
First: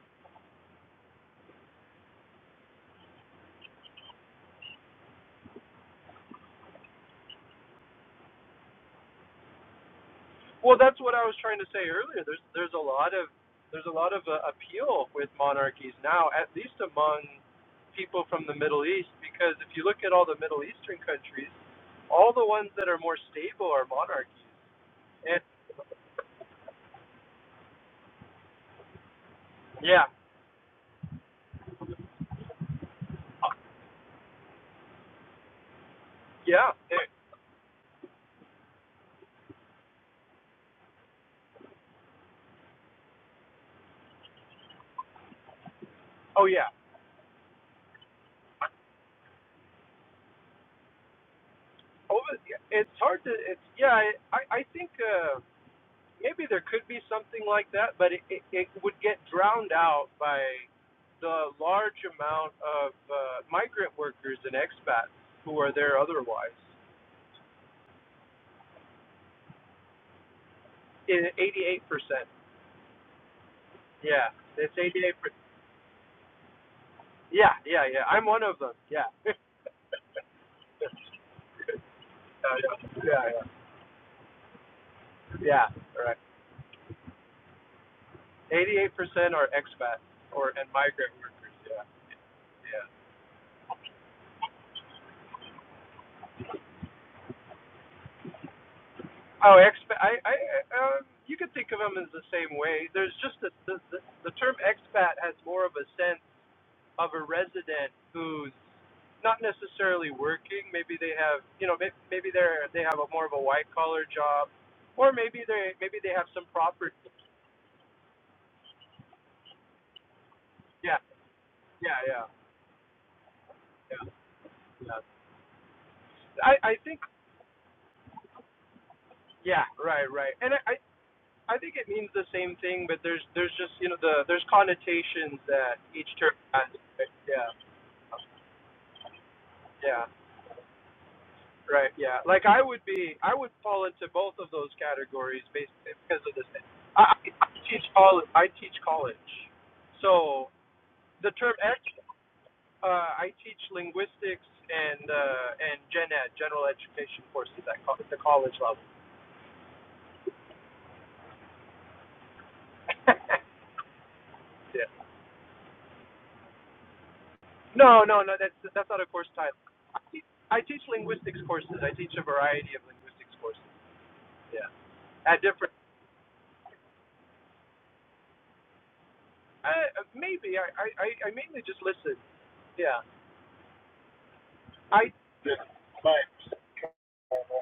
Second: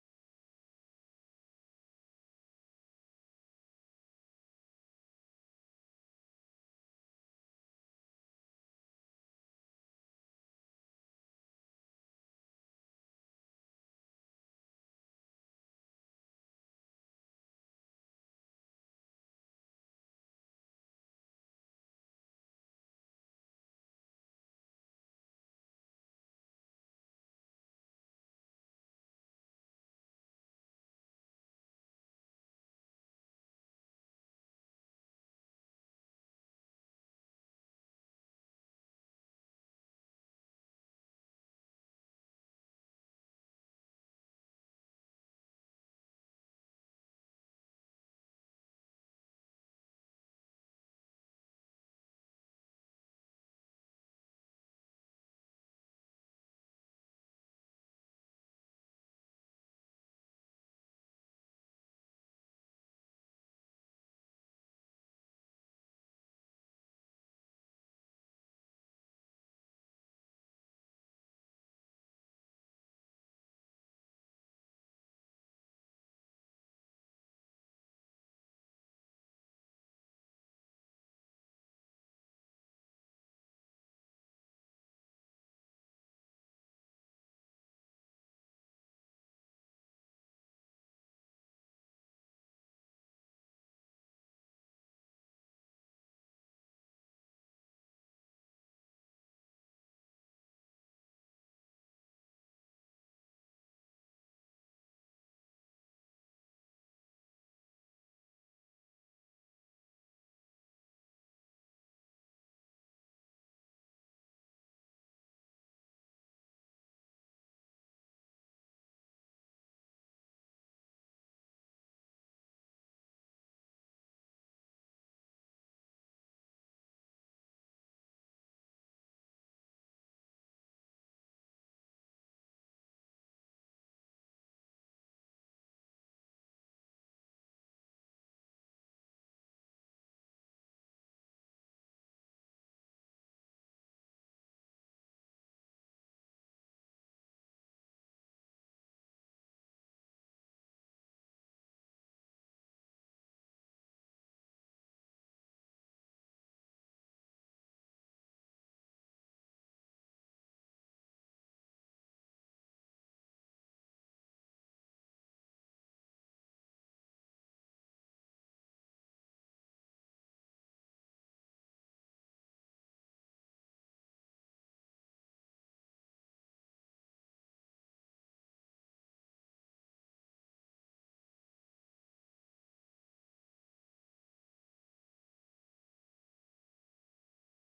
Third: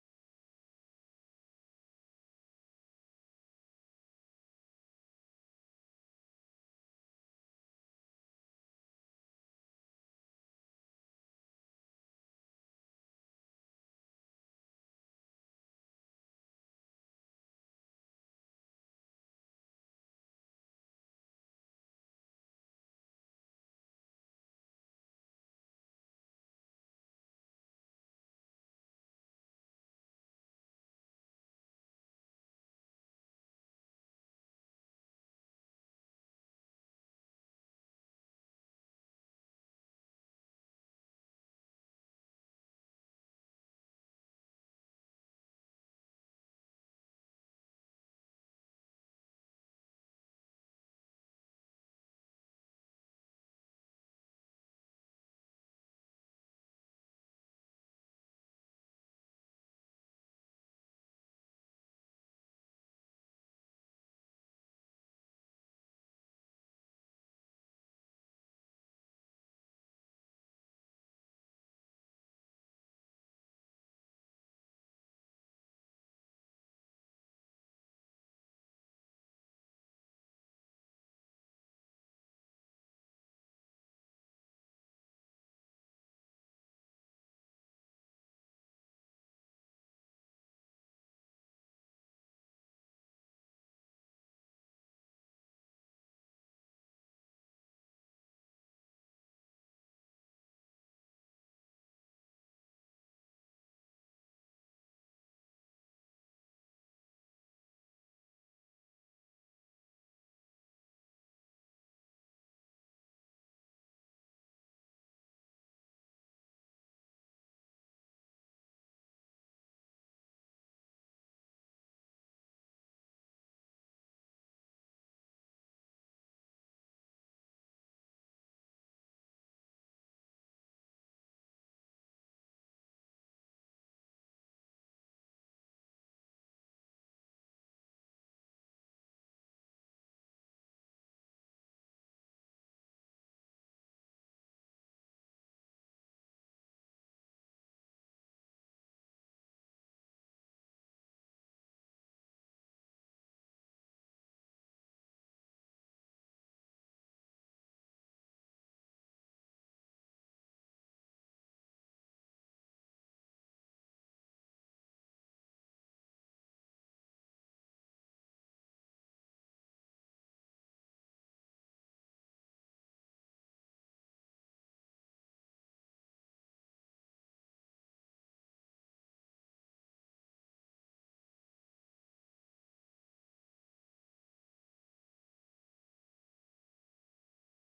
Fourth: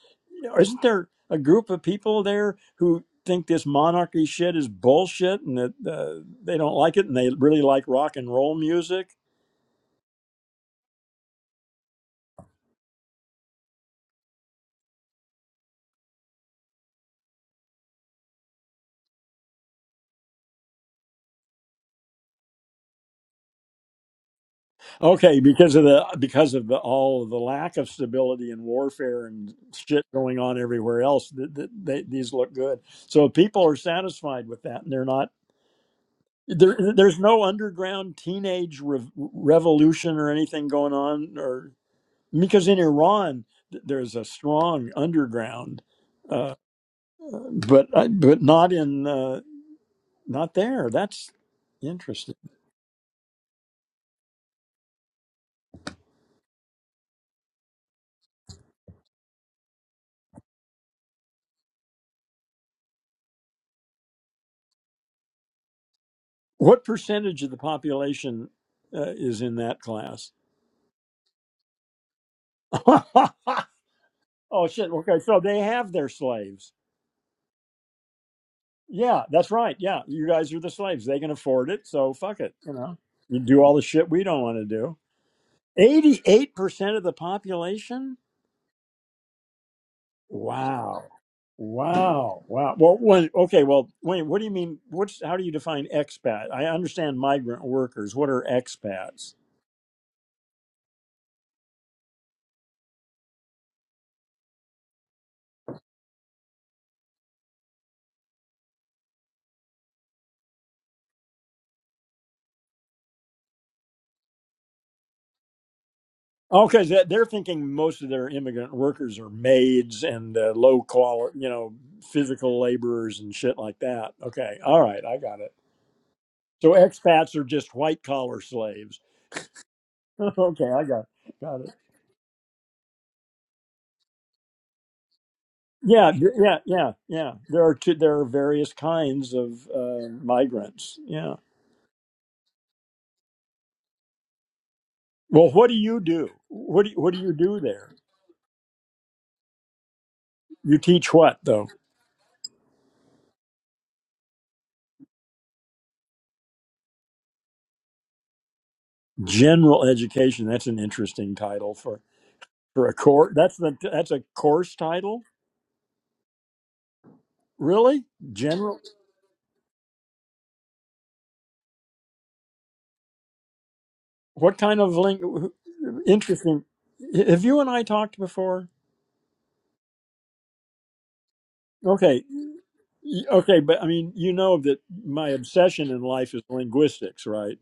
Isn't there a group of people there who think this monarchy shit is bullshit and that uh, they don't like it and they really like rock and roll music Well, that's what I was trying to say earlier. There's there's a lot of there's a lot of uh, appeal with monarchies now, at least among people from the Middle East, because if you look at all the Middle Eastern countries, all the ones that are more stable are monarchies. Okay, And because of the because of the all of the lack of stability and warfare and shit yeah, going on everywhere else, th th they, these look good. So if people are satisfied with that, and they're not. yeah. There, It, there's no underground teenage rev revolution or anything going on, or because in Iran th- there's a strong underground, oh uh, yeah. but I- but not in uh, not there. That's interesting. Over, yeah, it's hard to. It's yeah. I I I think. Uh, maybe there could be something like that, but it, it, it would get drowned out by the large amount of uh, migrant workers and expats who are there otherwise. What percentage of the population uh, is in that class? In 88%. Yeah, oh it's shit. 88%. Okay, so they have their slaves. Yeah, yeah, yeah. I'm one of them. Yeah. Yeah, that's right. Yeah, you guys are the slaves. They can afford it, so fuck it. yeah, You know, yeah, you yeah. do all the shit we don't want to do. Yeah, all right. Eighty-eight percent of the population. 88% are expats or and Wow. migrant workers. Yeah, Wow. Wow. yeah. Well, when, okay. Well, wait. What do you mean? What's how do you define expat? I understand migrant workers. What are expats? Oh, expat. I, I, um, you could think of them as the same way. There's just a, the, the the term expat has more of a sense of a resident who's not necessarily working. Maybe they have, you know, maybe, maybe they're they have a more of a white collar job, or maybe they maybe they have some Okay, property. so they're thinking most of their immigrant workers are maids and uh, low Yeah, quality, you know, yeah, yeah, physical laborers and shit like yeah. that. Okay, all yeah. right, I got it. So I I think expats are just white collar slaves. yeah, right, right. And I, okay, I I got I got it. think it means the same thing, but there's there's just you know the there's connotations that each Yeah, d- term yeah, has. yeah, right? yeah. Yeah, There are two, there are various kinds of yeah. uh, migrants. Yeah. Right. Yeah. Like I would be, I would fall into both of those categories Well, what do based you because do? of this. thing. What do you, what I, do you I do teach there? college. I teach college, so You teach the what term though? ed. Uh, I teach linguistics and uh, and gen ed, general education courses at, co- at the college level. General education. That's an interesting title for for a course. That's the that's a course yeah. title. No, Really? no, no. That's General? that's not a course title. I teach, I teach linguistics courses. I teach a variety of linguistics courses. What Yeah. kind of link? At different. Interesting. Have you and I talked before? Uh, maybe I, I I I mainly just listen. Okay. Y- Yeah. Okay, but I mean, you know that I. my obsession in life is linguistics, right?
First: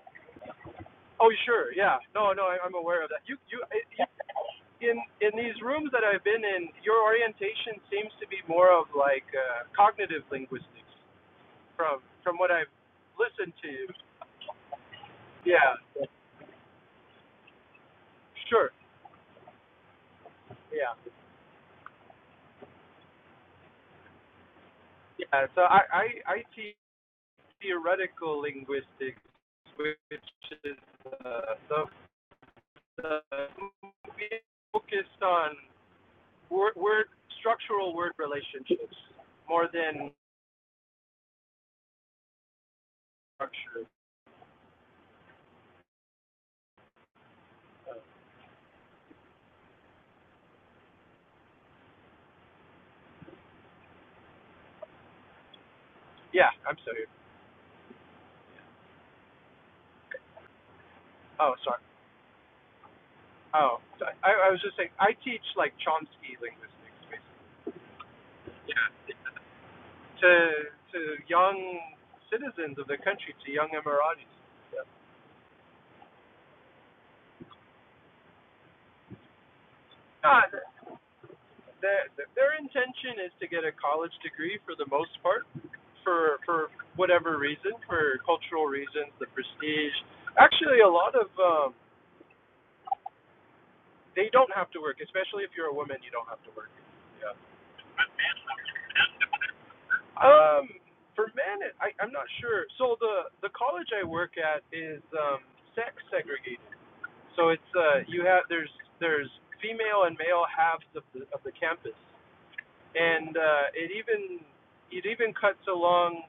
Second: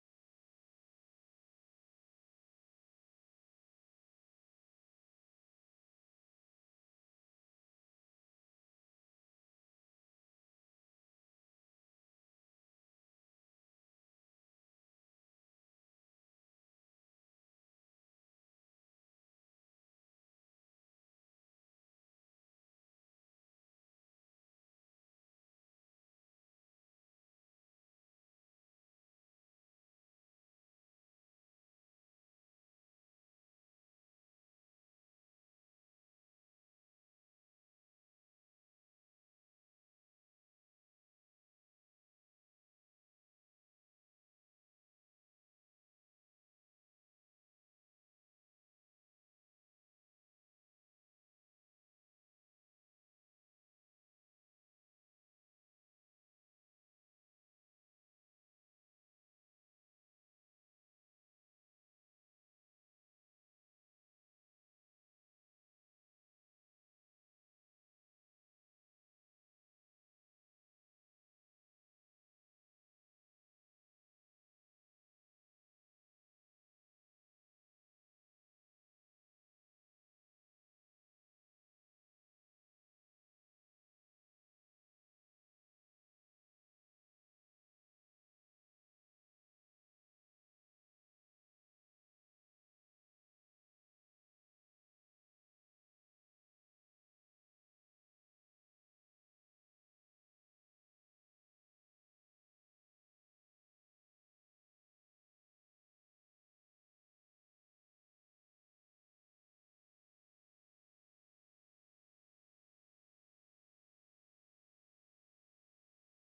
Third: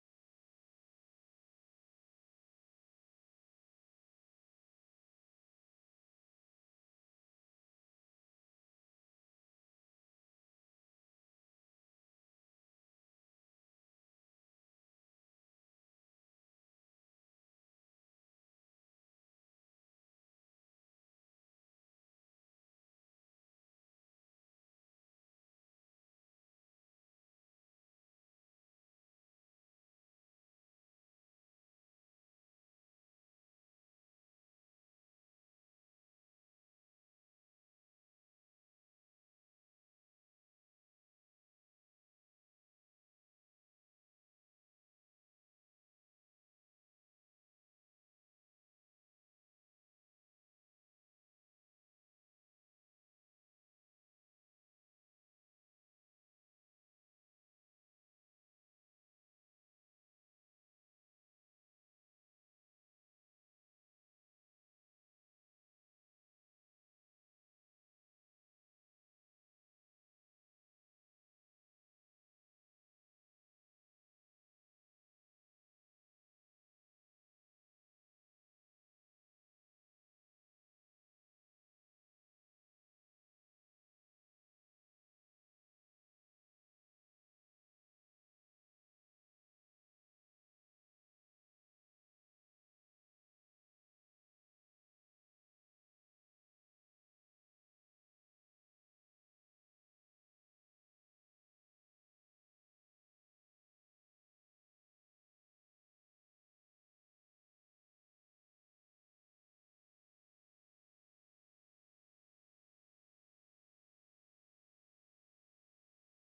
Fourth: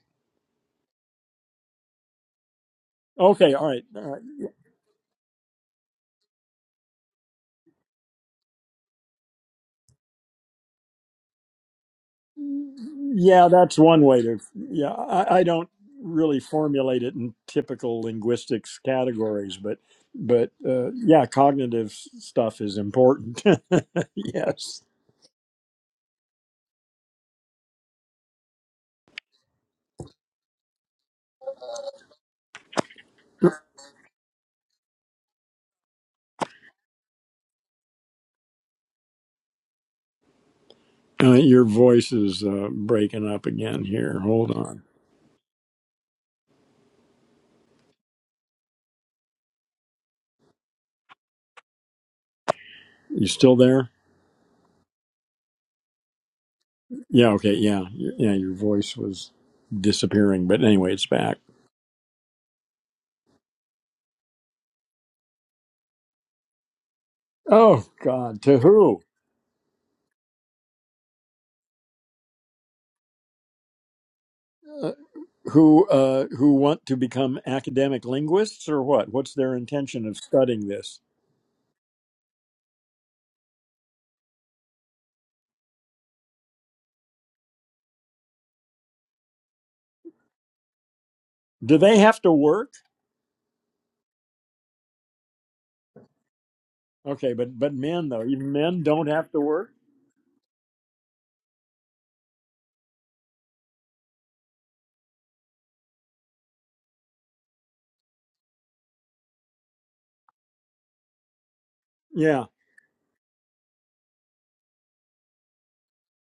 Oh, sure. Yeah. No, no, I, I'm aware of that. You, Okay, you, all right. I- All you, right. in in these rooms that I've been in, your orientation seems to be more of like uh, cognitive linguistics, from from what I've Yeah, listened to. that's one way to. Yeah, I, I don't Yeah. really formulate it in typical Sure. linguistics categories, but but uh, Yeah. yeah, cognitive s- stuff is important. yes. Yeah. So I I, I teach theoretical linguistics, which is uh, the, the we on word, word structural word relationships more than Uh, your voice is uh, breaking up again structure. here. Hold on. You still there? Yeah. I'm sorry. Yeah, okay, yeah. Y- Yeah, your voice was disappearing, but anyway, it's back. Oh, sorry. Oh, so I, I was just saying, I teach like Chomsky linguistics basically, Oh god, to who? to to young citizens of the country, to young Emiratis. Yeah. Uh, who uh who want to become academic linguists or what? What's their intention of Ah, studying this? their their intention is to get a college degree for the most part, for for whatever reason, for cultural reasons, the prestige. Actually, a lot of um, Do they have to work? they don't have to work, especially if you're a woman, you don't have to work. Okay, Yeah. but but men though, even men don't have to work? Um, for men, it- I, I'm not sure. So the the college I work at is um, sex segregated. So it's uh, you have there's there's female and male halves of the of the campus, Yeah. and uh, it even it even cuts along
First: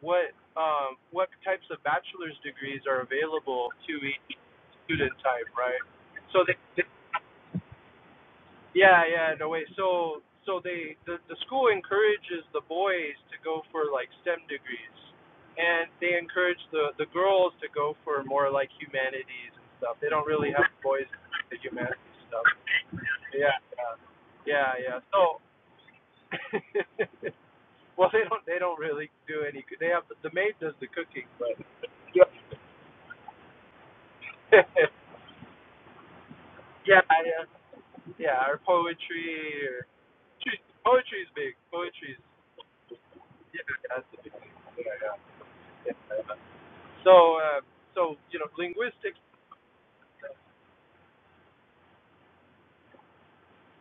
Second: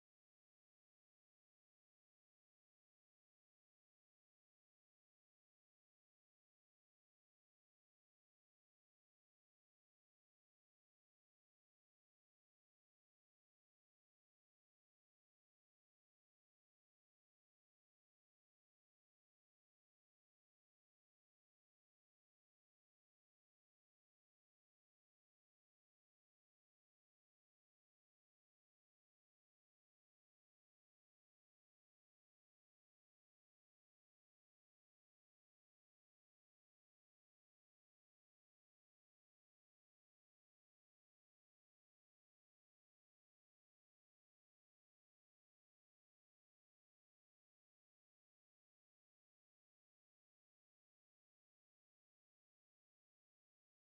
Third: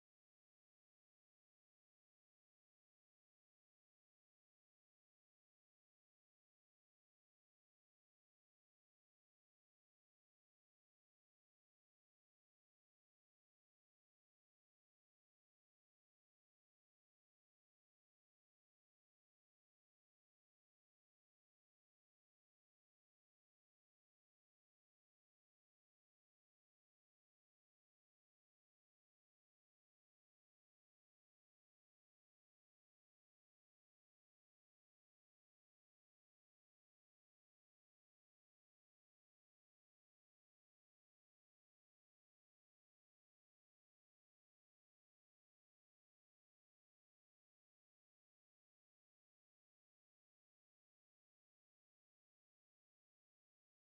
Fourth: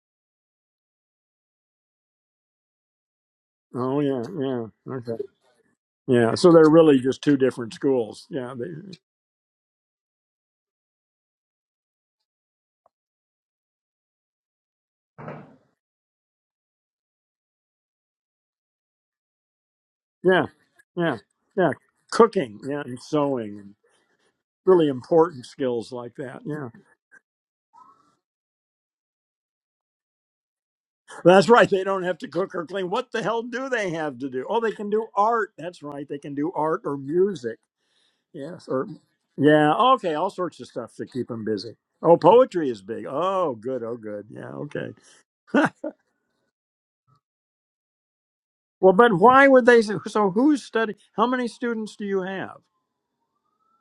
what um, what types of bachelor's degrees are available to Oh yeah, each yeah. student Okay. type, right? Yeah, So so they they're they really just two different schools. Yeah, they, yeah, yeah, no way. So, so they the the school encourages the boys to go for like STEM degrees, and they encourage the the girls to go for more like humanities and stuff. They don't yeah. really have boys Yeah. in the Yeah. humanities stuff. Cooking, yeah, and Yeah, sewing and yeah, yeah, really yeah. So, important skills like that. yeah. well, they don't they don't really do any. They have the maid does the cooking, That's but right. They don't have yeah, to cook or clean. What the hell do they have to do? Oh, they can do art. That's right. They can do art yeah, or yeah, music. yeah, or Yes. Or poetry yeah. or Okay. All sorts of stuff to keep poetry's them big. busy. Poetry's Oh, poetry is big. Oh, yeah, good. Oh, that's the good. big Yeah. thing. Yeah, Okay. yeah. So, uh, so you know, well, but linguistics. why would they? So, who's study? How many students do you have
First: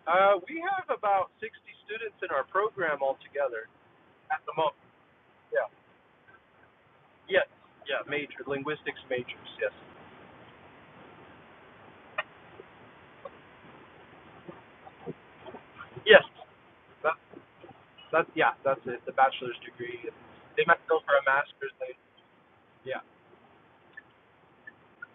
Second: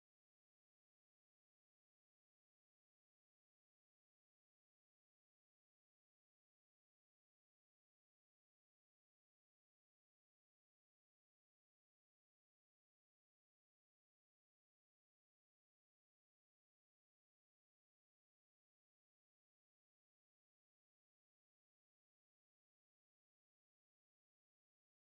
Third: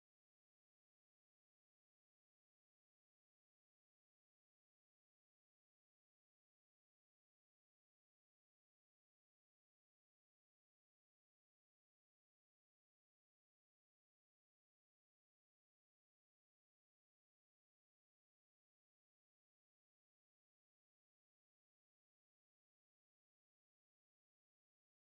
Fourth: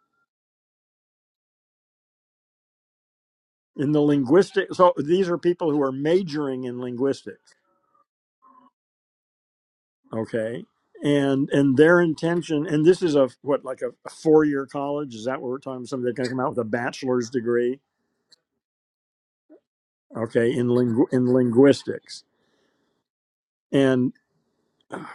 Uh, we have about 60 students in our program altogether in the at the linguistic? moment. So these are Yeah. people who are majoring in Yes. linguistics. Yeah. Major linguistics majors. Yes. Okay. And and their intention, and this is a what like a, four year college. Is that what we're talking? about? Somebody that Yes. can come out with a That, bachelor's degree that. Yeah. That's it. The bachelor's degree. okay They in might go lingu- for a in master's later. linguistics Yeah. and oh,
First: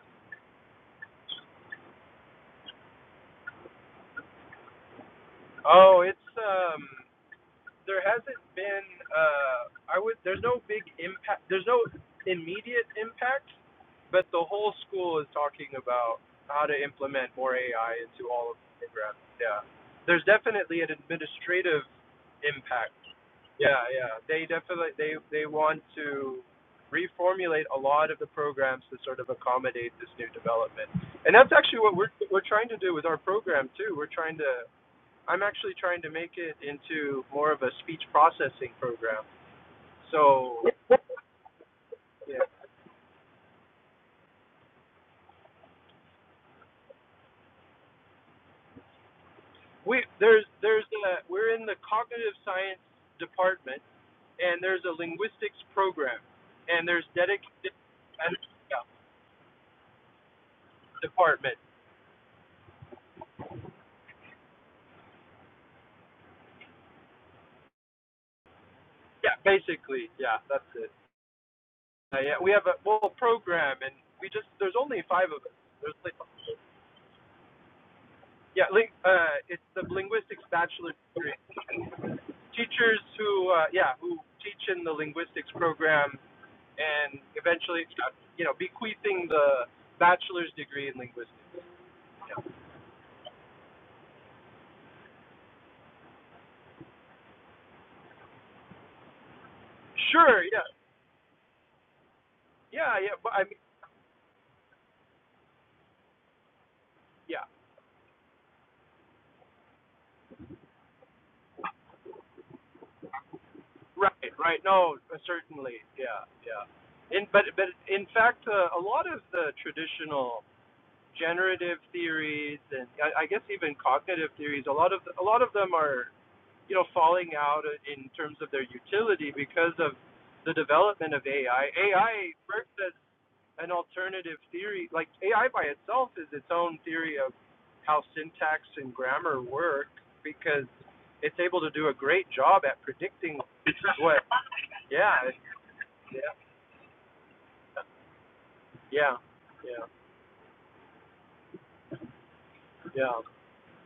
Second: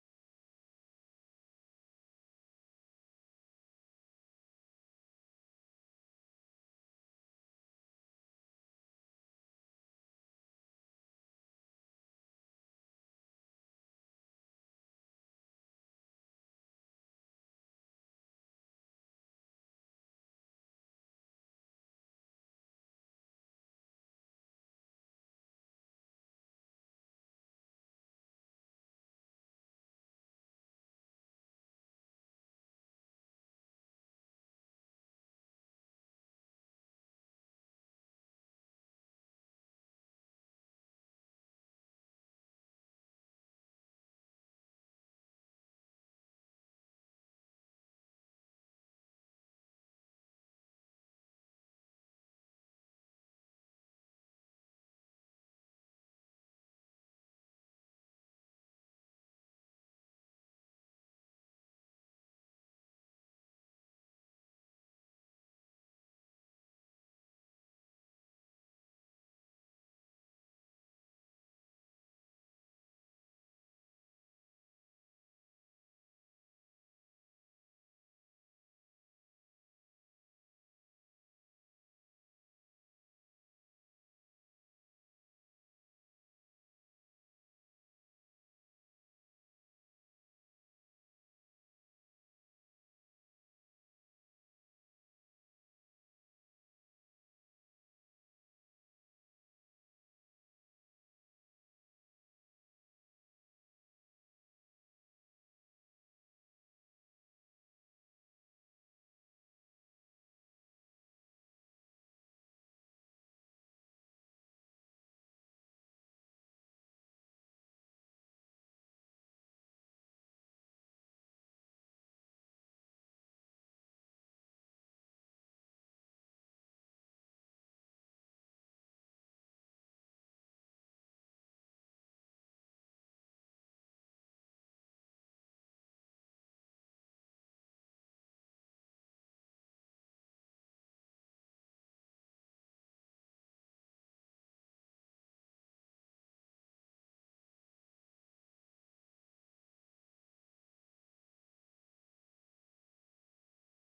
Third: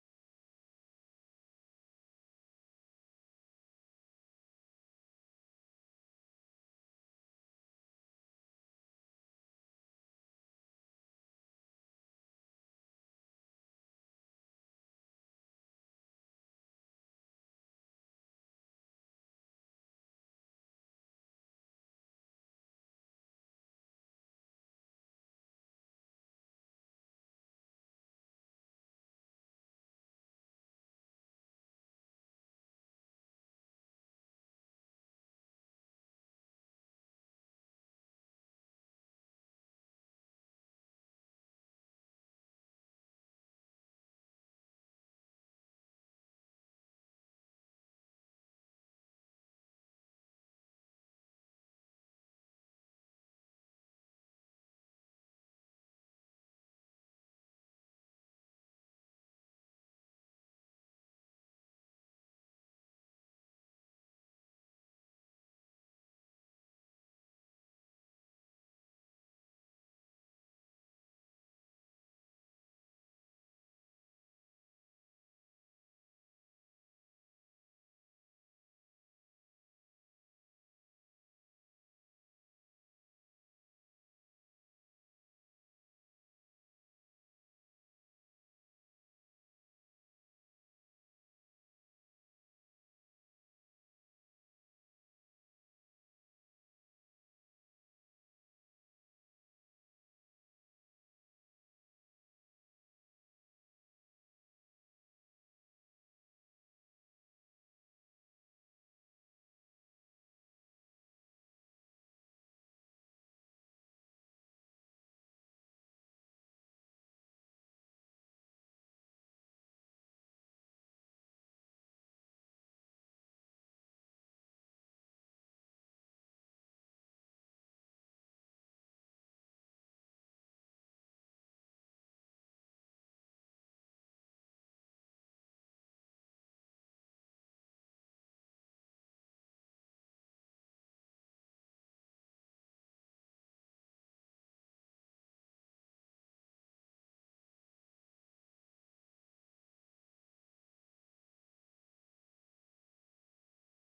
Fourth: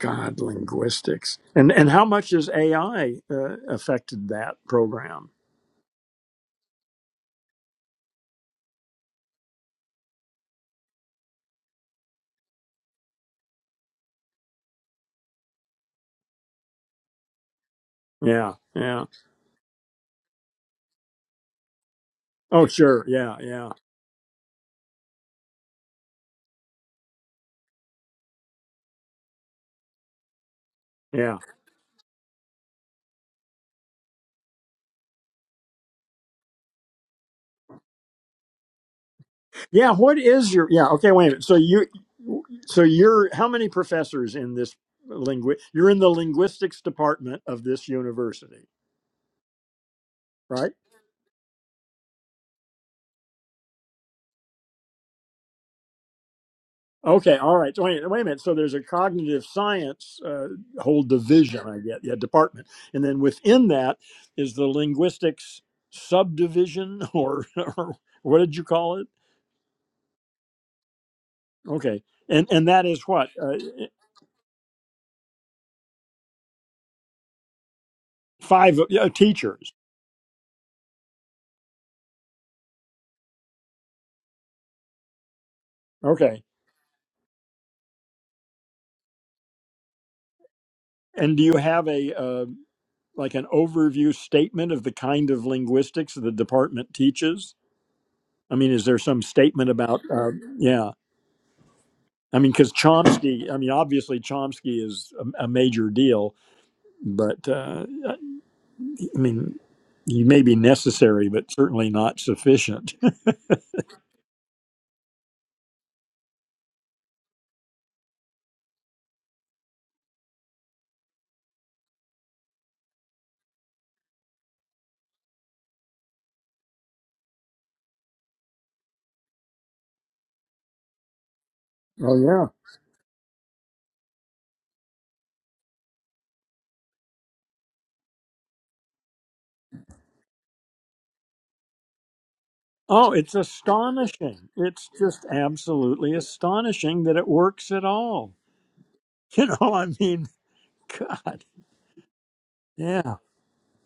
god linguistics and and how much has ai uh, affected that program Oh, it's um. there hasn't been uh I would there's no big impact there's no immediate impact, but the whole school is talking about how to implement more AI into all yeah of the yeah programs. Yeah. There's definitely an administrative oh impact. sure yeah yeah Yeah, yeah. They definitely they they want to reformulate a lot of the programs to sort of accommodate this new development. And yeah that's actually what we're we're trying to do with our program too. We're trying to I'm actually trying to make it into more of a speech processing program. yeah what is So your yeah okay wait a minute so you yeah, so you're how many professors in this lingu you're in the linguistics department of this university we there's right there's a we're in the cognitive science department, and there's a linguistics program, and there's Okay, all dedicated right. So wait, wait a and minute. So there's a yeah, cognitive science uh, whole department. division, I get, yeah, department, and then within that is the linguistics subdivision, or, or what did you call it? Yeah, basically, yeah, that's it. Okay, Uh, yeah, and we have and a that is whole what uh, program, and we just there's only five of us. There's like, yeah, five ling, uh, uh, it's teachers. the linguistics bachelor's degree. Teachers who uh, yeah who teach in the linguistics program Okay, and eventually, uh, you know, bequeathing the bachelor's degree in and do you linguistics. have a Yeah. uh, like an overview statement of the kind of linguistics the department teaches? I mean, is there some statement about? Uh, Sure. Yeah. yeah. I mean, because Yeah. Yeah. But I Chomsky, I mean, mean, obviously Chomsky is a, a major deal, yeah. but uh, I I mean, he may be necessary, but certainly not sufficient. Right. Right. No. uh, Certainly. Yeah. Yeah. In but but in fact, uh, a lot of the traditional generative theories and I, I guess even cognitive theories, a lot of a lot of them are you know falling out in terms of their utility because of the development of AI. Oh AI yeah. first as an alternative theory. Like AI by itself is its own theory of how syntax and grammar work because it's able to do a great job at oh, it's predicting what. astonishing. It's Yeah, just absolutely yeah, astonishing that it works at all. yeah, You know, yeah, I mean, God. Yeah. yeah.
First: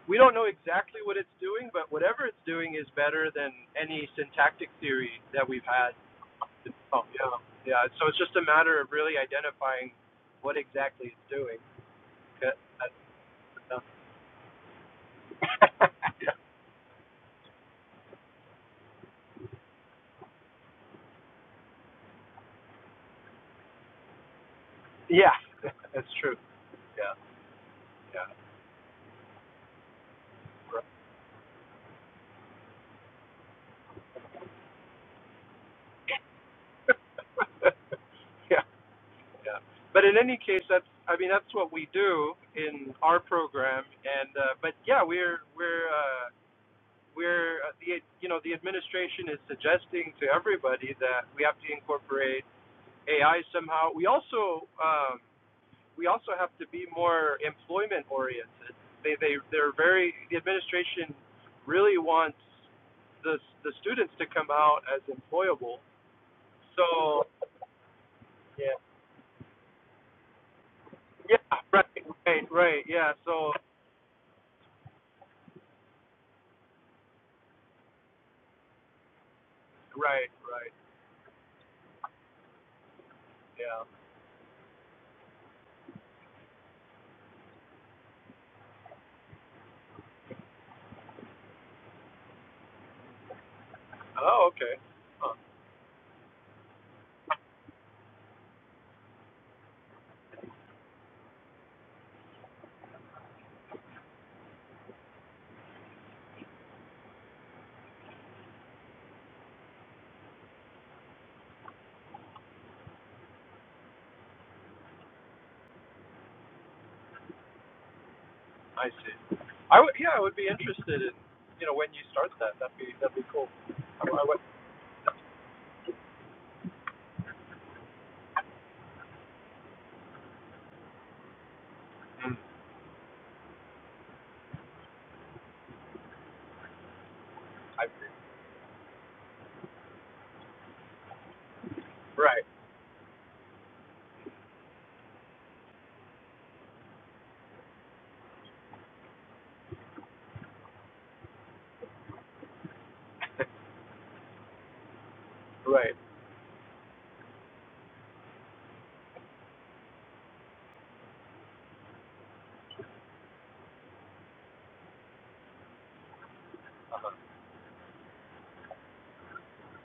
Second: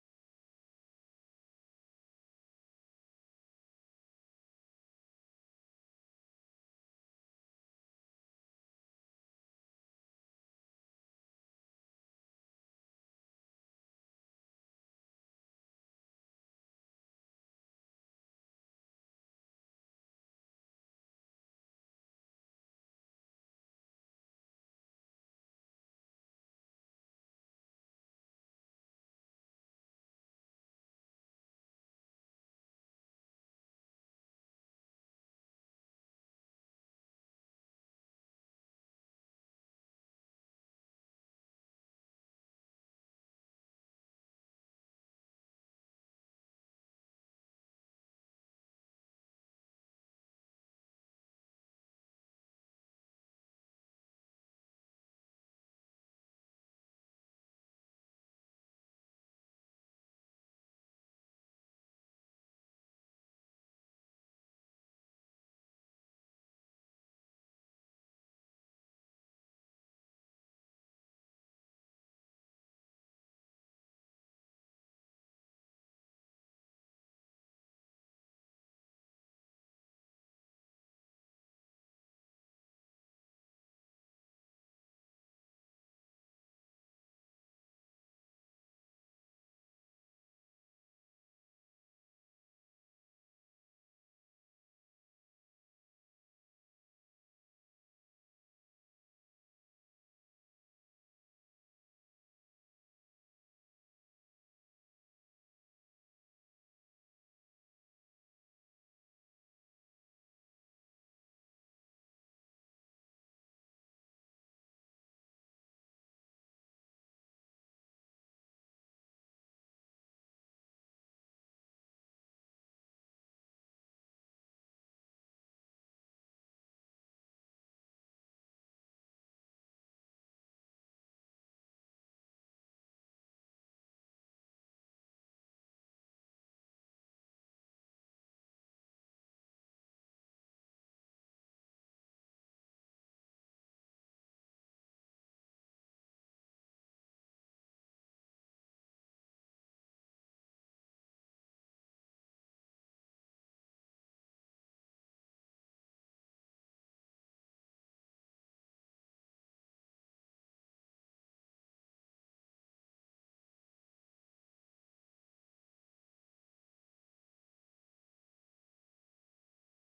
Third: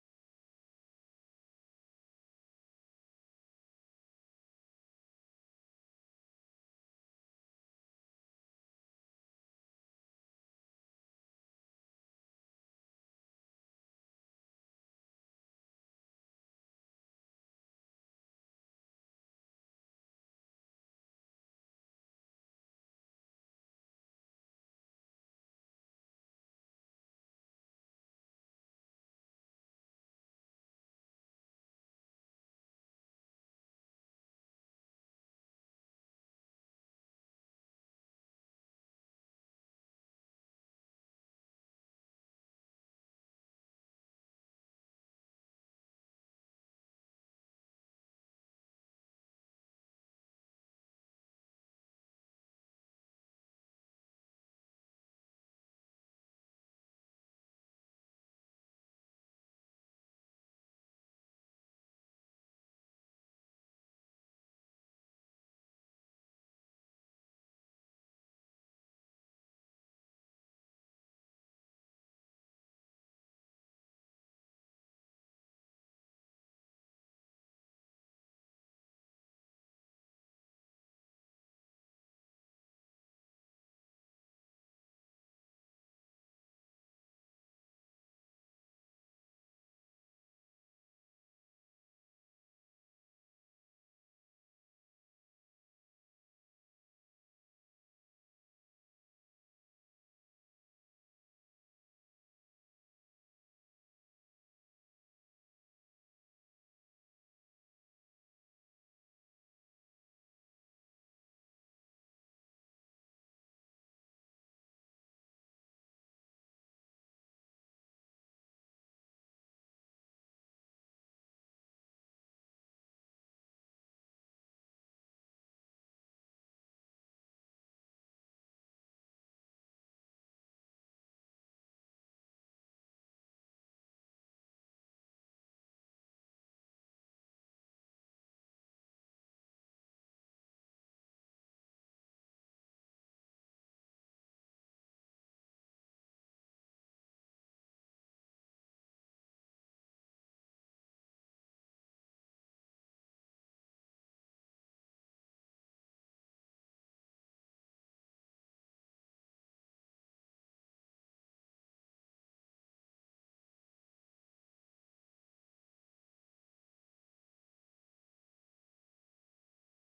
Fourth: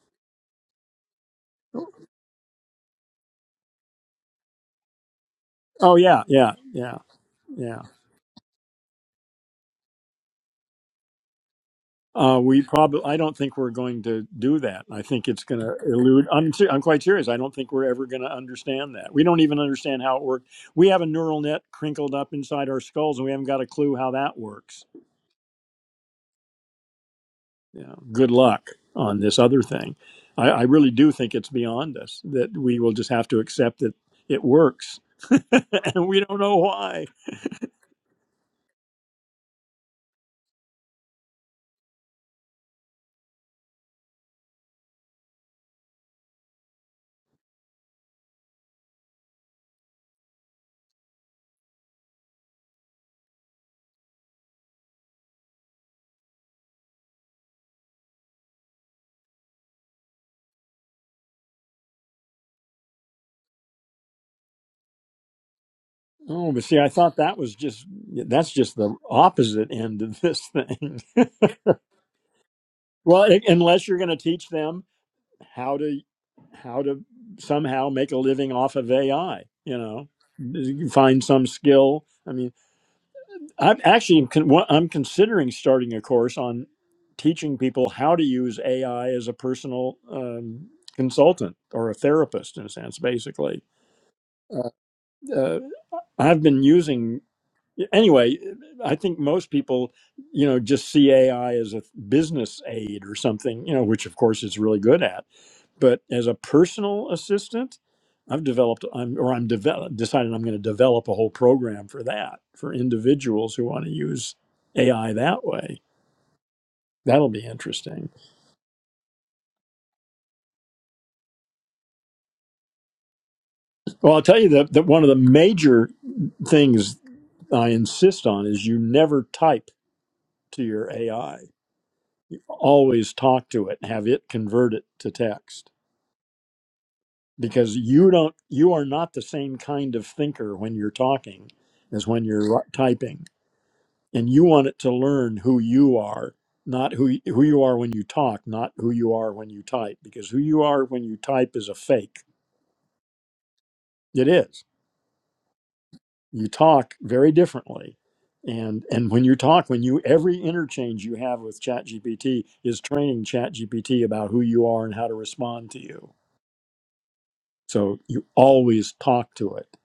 We don't know exactly what it's doing, but whatever it's doing is better than any syntactic theory that we've had. Oh, yeah, yeah, yeah, Oh, yeah, yeah. yeah. So it's just a matter of really identifying what exactly it's doing. Uh, we probably, I don't think we're going to do that. I think it's going to elude. I'm, ser- I'm quite serious. I don't think we're ever going to understand that. We don't even understand how it worked. We have a neural net crinkled up inside our skulls, and we haven't got a clue how that works. yeah. yeah, that's true. Yeah. Yeah, Yeah. good luck on this other thing. I, I really do think it's beyond us that we will just have to accept that it works, and we don't know why. right. yeah. Yeah. But in any case, that's I mean that's what we do in our program, and uh, but yeah, we're we're uh, we're uh, the you know the administration is suggesting to everybody that we have to incorporate AI somehow. We also um, we also have to be more employment oriented. They they they're very the administration really wants the the students to come out as employable. Oh, but see, I thought So that was just that's Yeah. just the opposite end of this thing. Yeah, right, right, right. Yeah, Well, i- so unless you're going to teach them how to how to somehow make a living off of AI. You know, right, right. find some skill. I mean, I'm Yeah. actually I'm considering starting a course on teaching people how to use AI as a personal um, consultant or a therapist, in a sense, basically. Oh, Uh, okay. Huh, uh, I've been using anyway. I think most people, you know, just see AI as a business aid or something, you know, which of course it's really good at but as a personal assistant, I've developed, I'm, or I'm develop, decided I'm going to develop a whole program for that for individuals who want to use AI that way. That'll be interesting. I see. I would yeah, I would be interested in you know when you start that. That'd be that'd be cool. I, Well, I'll I would, tell you that, that one of the major things I insist on is you never type to your AI. You always talk to it, have it convert it to text because you don't, you are not the same kind of thinker when you're talking as when right, you're ri- typing and you want it to learn who you are not who who you are when you talk not who you are when you type because who you are when you type is a fake it is right. you talk very differently and and when you talk when you every interchange you have with ChatGPT is training ChatGPT about who you are and how to respond to you so you always talk to it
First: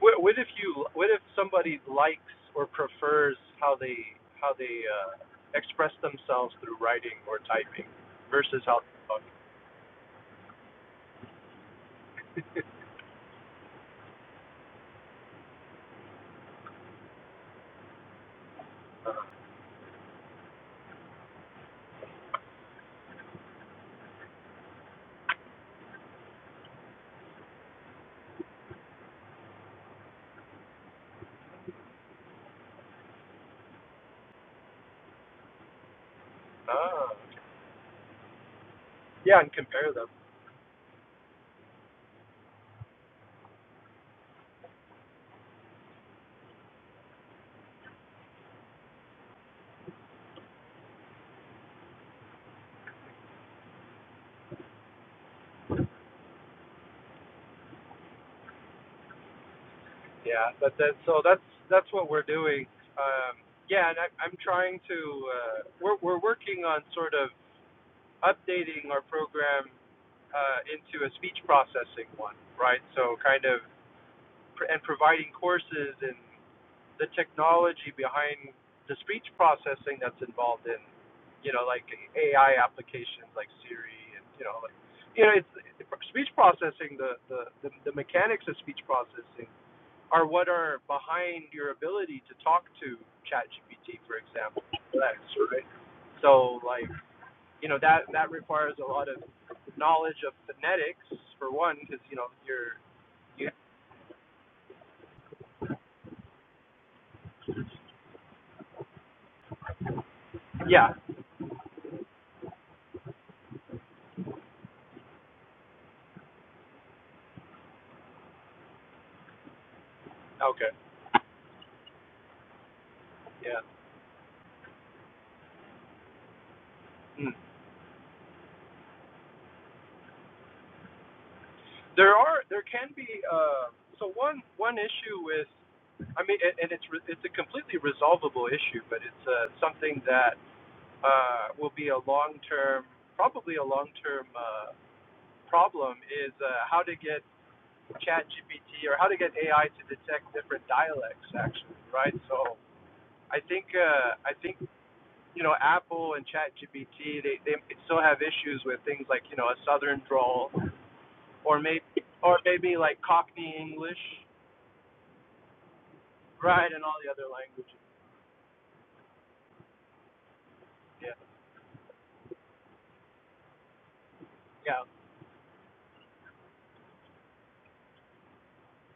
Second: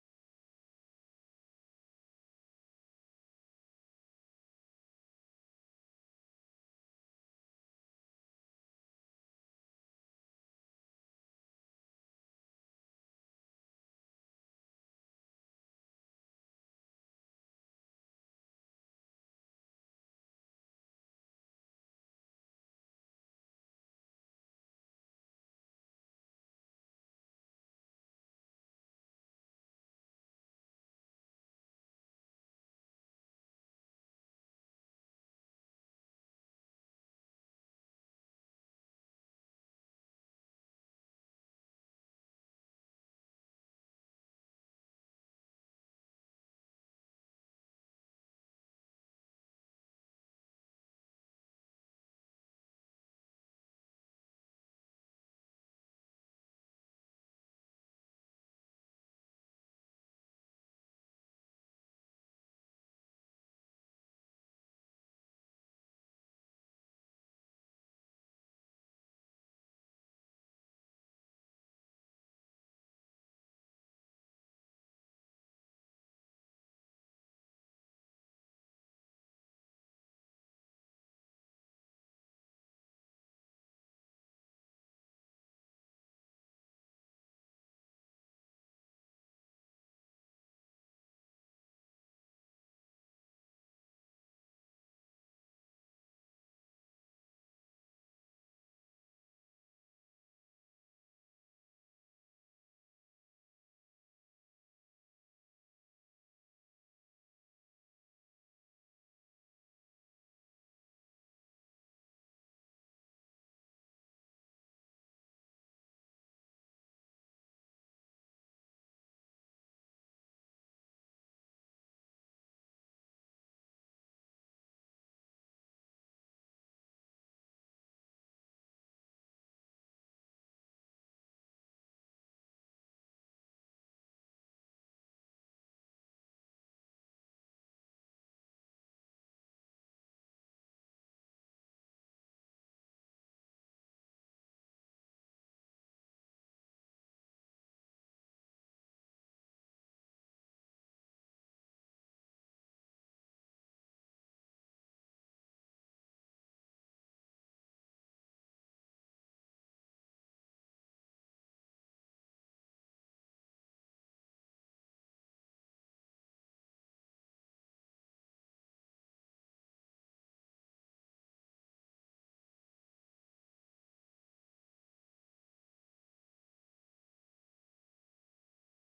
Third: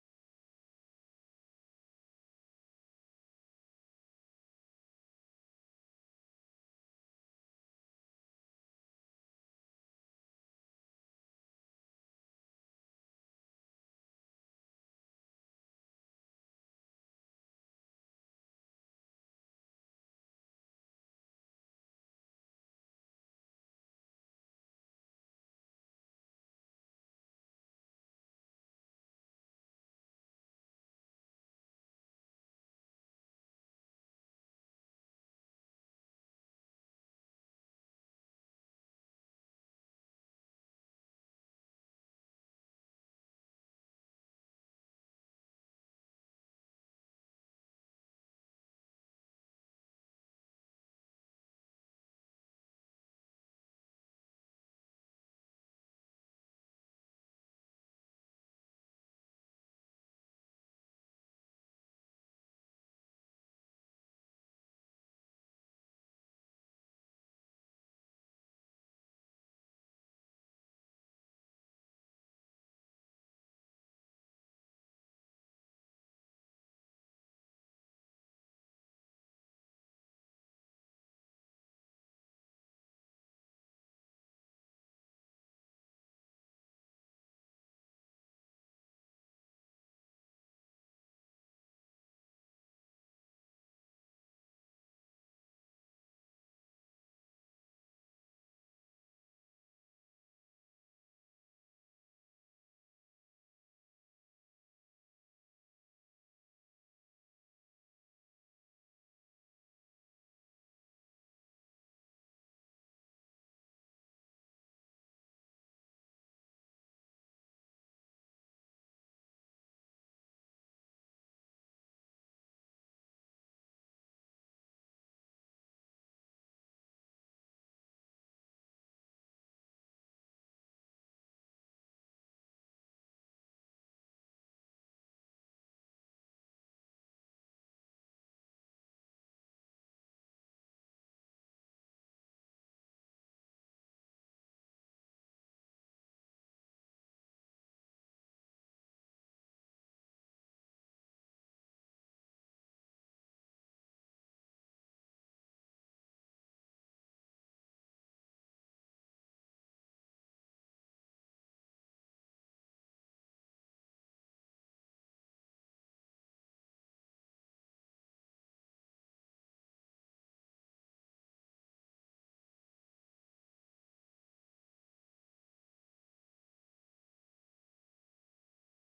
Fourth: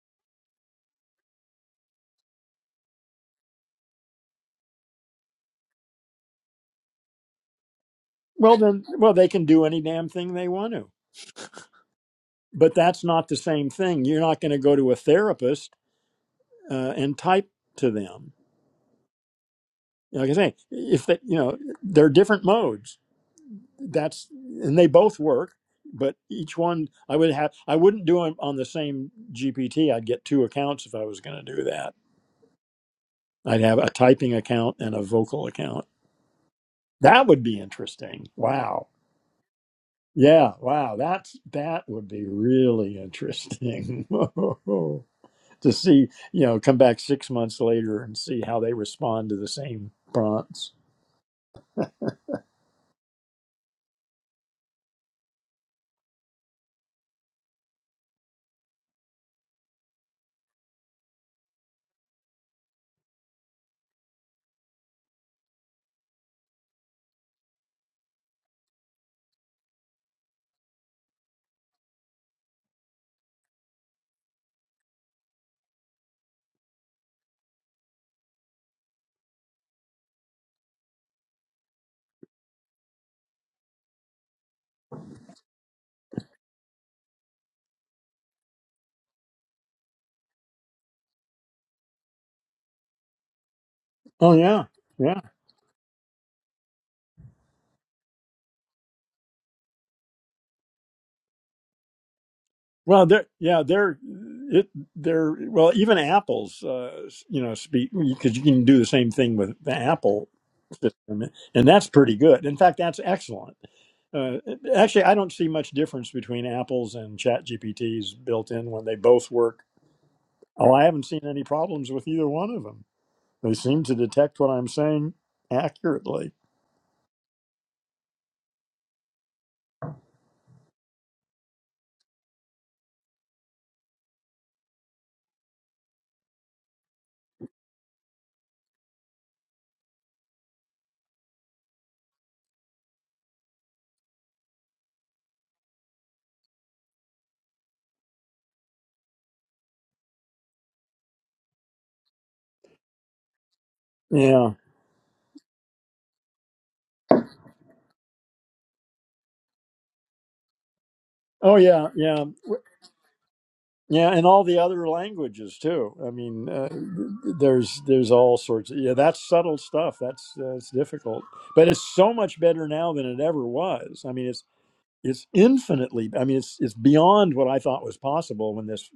What, what if you what if somebody likes or prefers how they how they uh, express themselves through writing or typing well versus how then they well talk? they can do any damn thing they want to but that's not the same thing you're not going to go to a therapist uh, and type to them like I say, if that you know, there are different modes. That's and they both work, but each one I would have. I wouldn't do them on the same GPT. I'd get two accounts if I was going to do that. I'd have a typing account and a vocal account. Ah, That would be interesting. Wow. yeah, and compare them. Yeah. Wow. That's that would be really interesting to see. You know, come back six months later and see how they respond to the same prompts. Yeah, but that so that's that's what we're doing. Um, yeah, and I, I'm trying to uh, we're we're working on sort of updating our program uh, into a speech processing one, right? So kind of pr- and providing courses in the technology behind the speech processing that's involved in, you know, like AI applications like Siri and you know like you know it's speech processing the the the, the mechanics of speech processing are what are behind your ability to talk to ChatGPT, for Oh example, yeah. Yeah. Lex, right? So, like, you know, that that requires a lot of knowledge of phonetics for one, because you know you're Well, they're you yeah, they're it they're well even apples, uh, you know, speak because you can do the same thing with the Apple yeah system, and that's pretty good. In fact, that's excellent. Uh, actually, I don't see much difference between Apple's and Chat GPT's built in when they both work. okay Oh, I haven't seen any problems with either one of them. They yeah seem to detect what I'm saying accurately. mm. there are there can be uh so one one issue with I mean and, and it's re- it's a completely resolvable issue, but it's uh, something that uh will be a long term probably a long term uh, problem is uh, how to get ChatGPT or how to get ai to detect different dialects actually right so i think uh, i Yeah. think you know apple and ChatGPT they, they still have issues with things like you know a southern drawl Oh or maybe yeah, yeah. or maybe like cockney english Yeah, and all the other languages too. I mean, uh, right and all the other languages there's there's all sorts. Of, yeah, that's subtle stuff. That's uh, it's yeah difficult, but it's so much better now than it ever was. I mean, it's yeah it's infinitely. I mean, it's it's beyond what I thought was possible when this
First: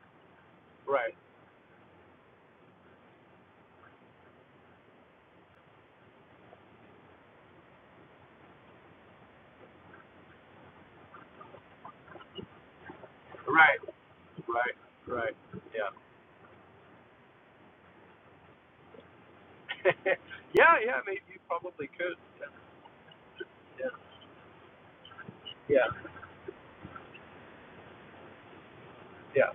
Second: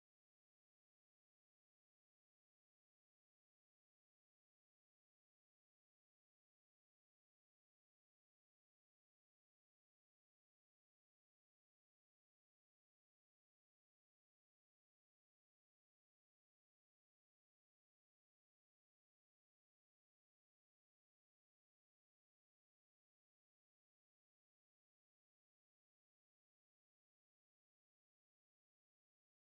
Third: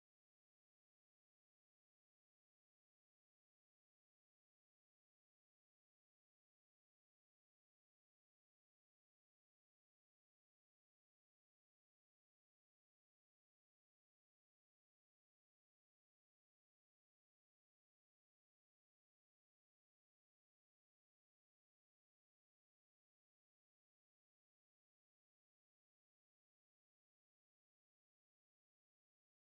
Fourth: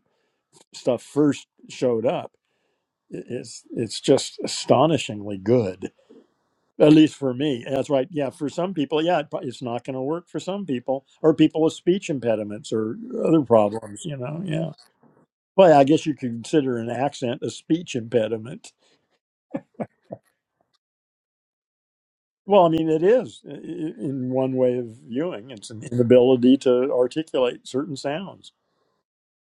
stuff right first showed up. I- It's it's just astonishingly good, at least for me. That's right. Yeah, for some people, yeah, it pro- it's not going to work for some people, or people with speech impediments or other right problems. You know, yeah. right right Well, I yeah guess you could consider an accent a speech impediment. yeah yeah maybe you probably could Well, I mean, it is i- Yeah. i- in one way of viewing. It's yeah an yeah inability to articulate certain sounds. yeah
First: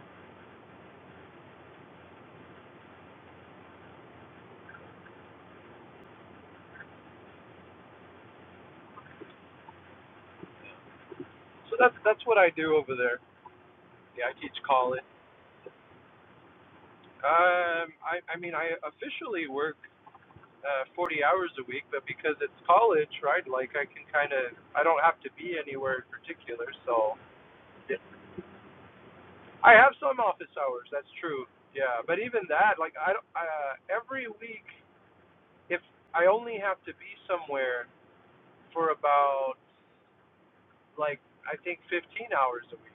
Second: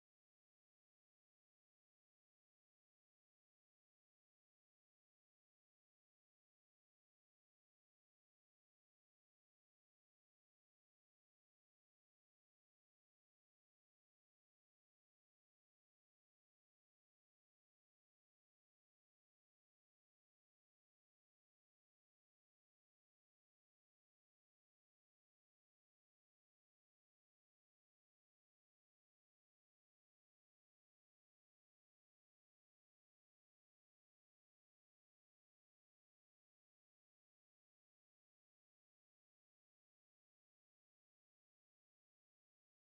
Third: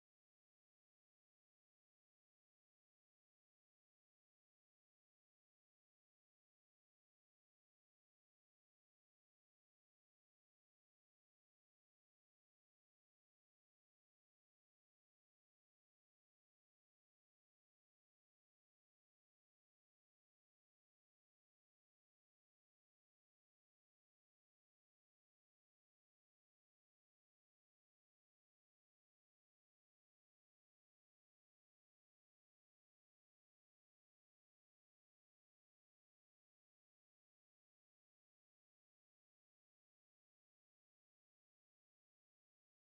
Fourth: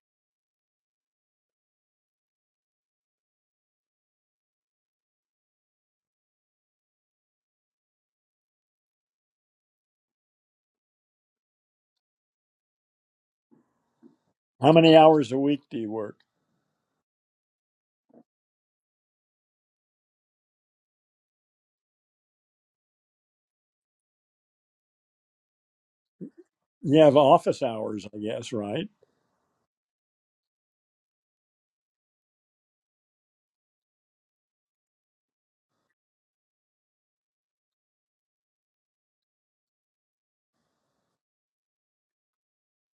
so that's that's what i do over there Yeah, I teach How many college. hours a week do you work? Um, I, I mean, I officially work uh, 40 hours a week, but because it's college, right? Like, I can kind of, I don't have to be anywhere in particular. You have So, office yeah. hours, I guess, right? I have some office hours. That's true. Yeah, but even that, like, I don't- uh, every week, if I only have to be somewhere for about like I think 15 hours a week.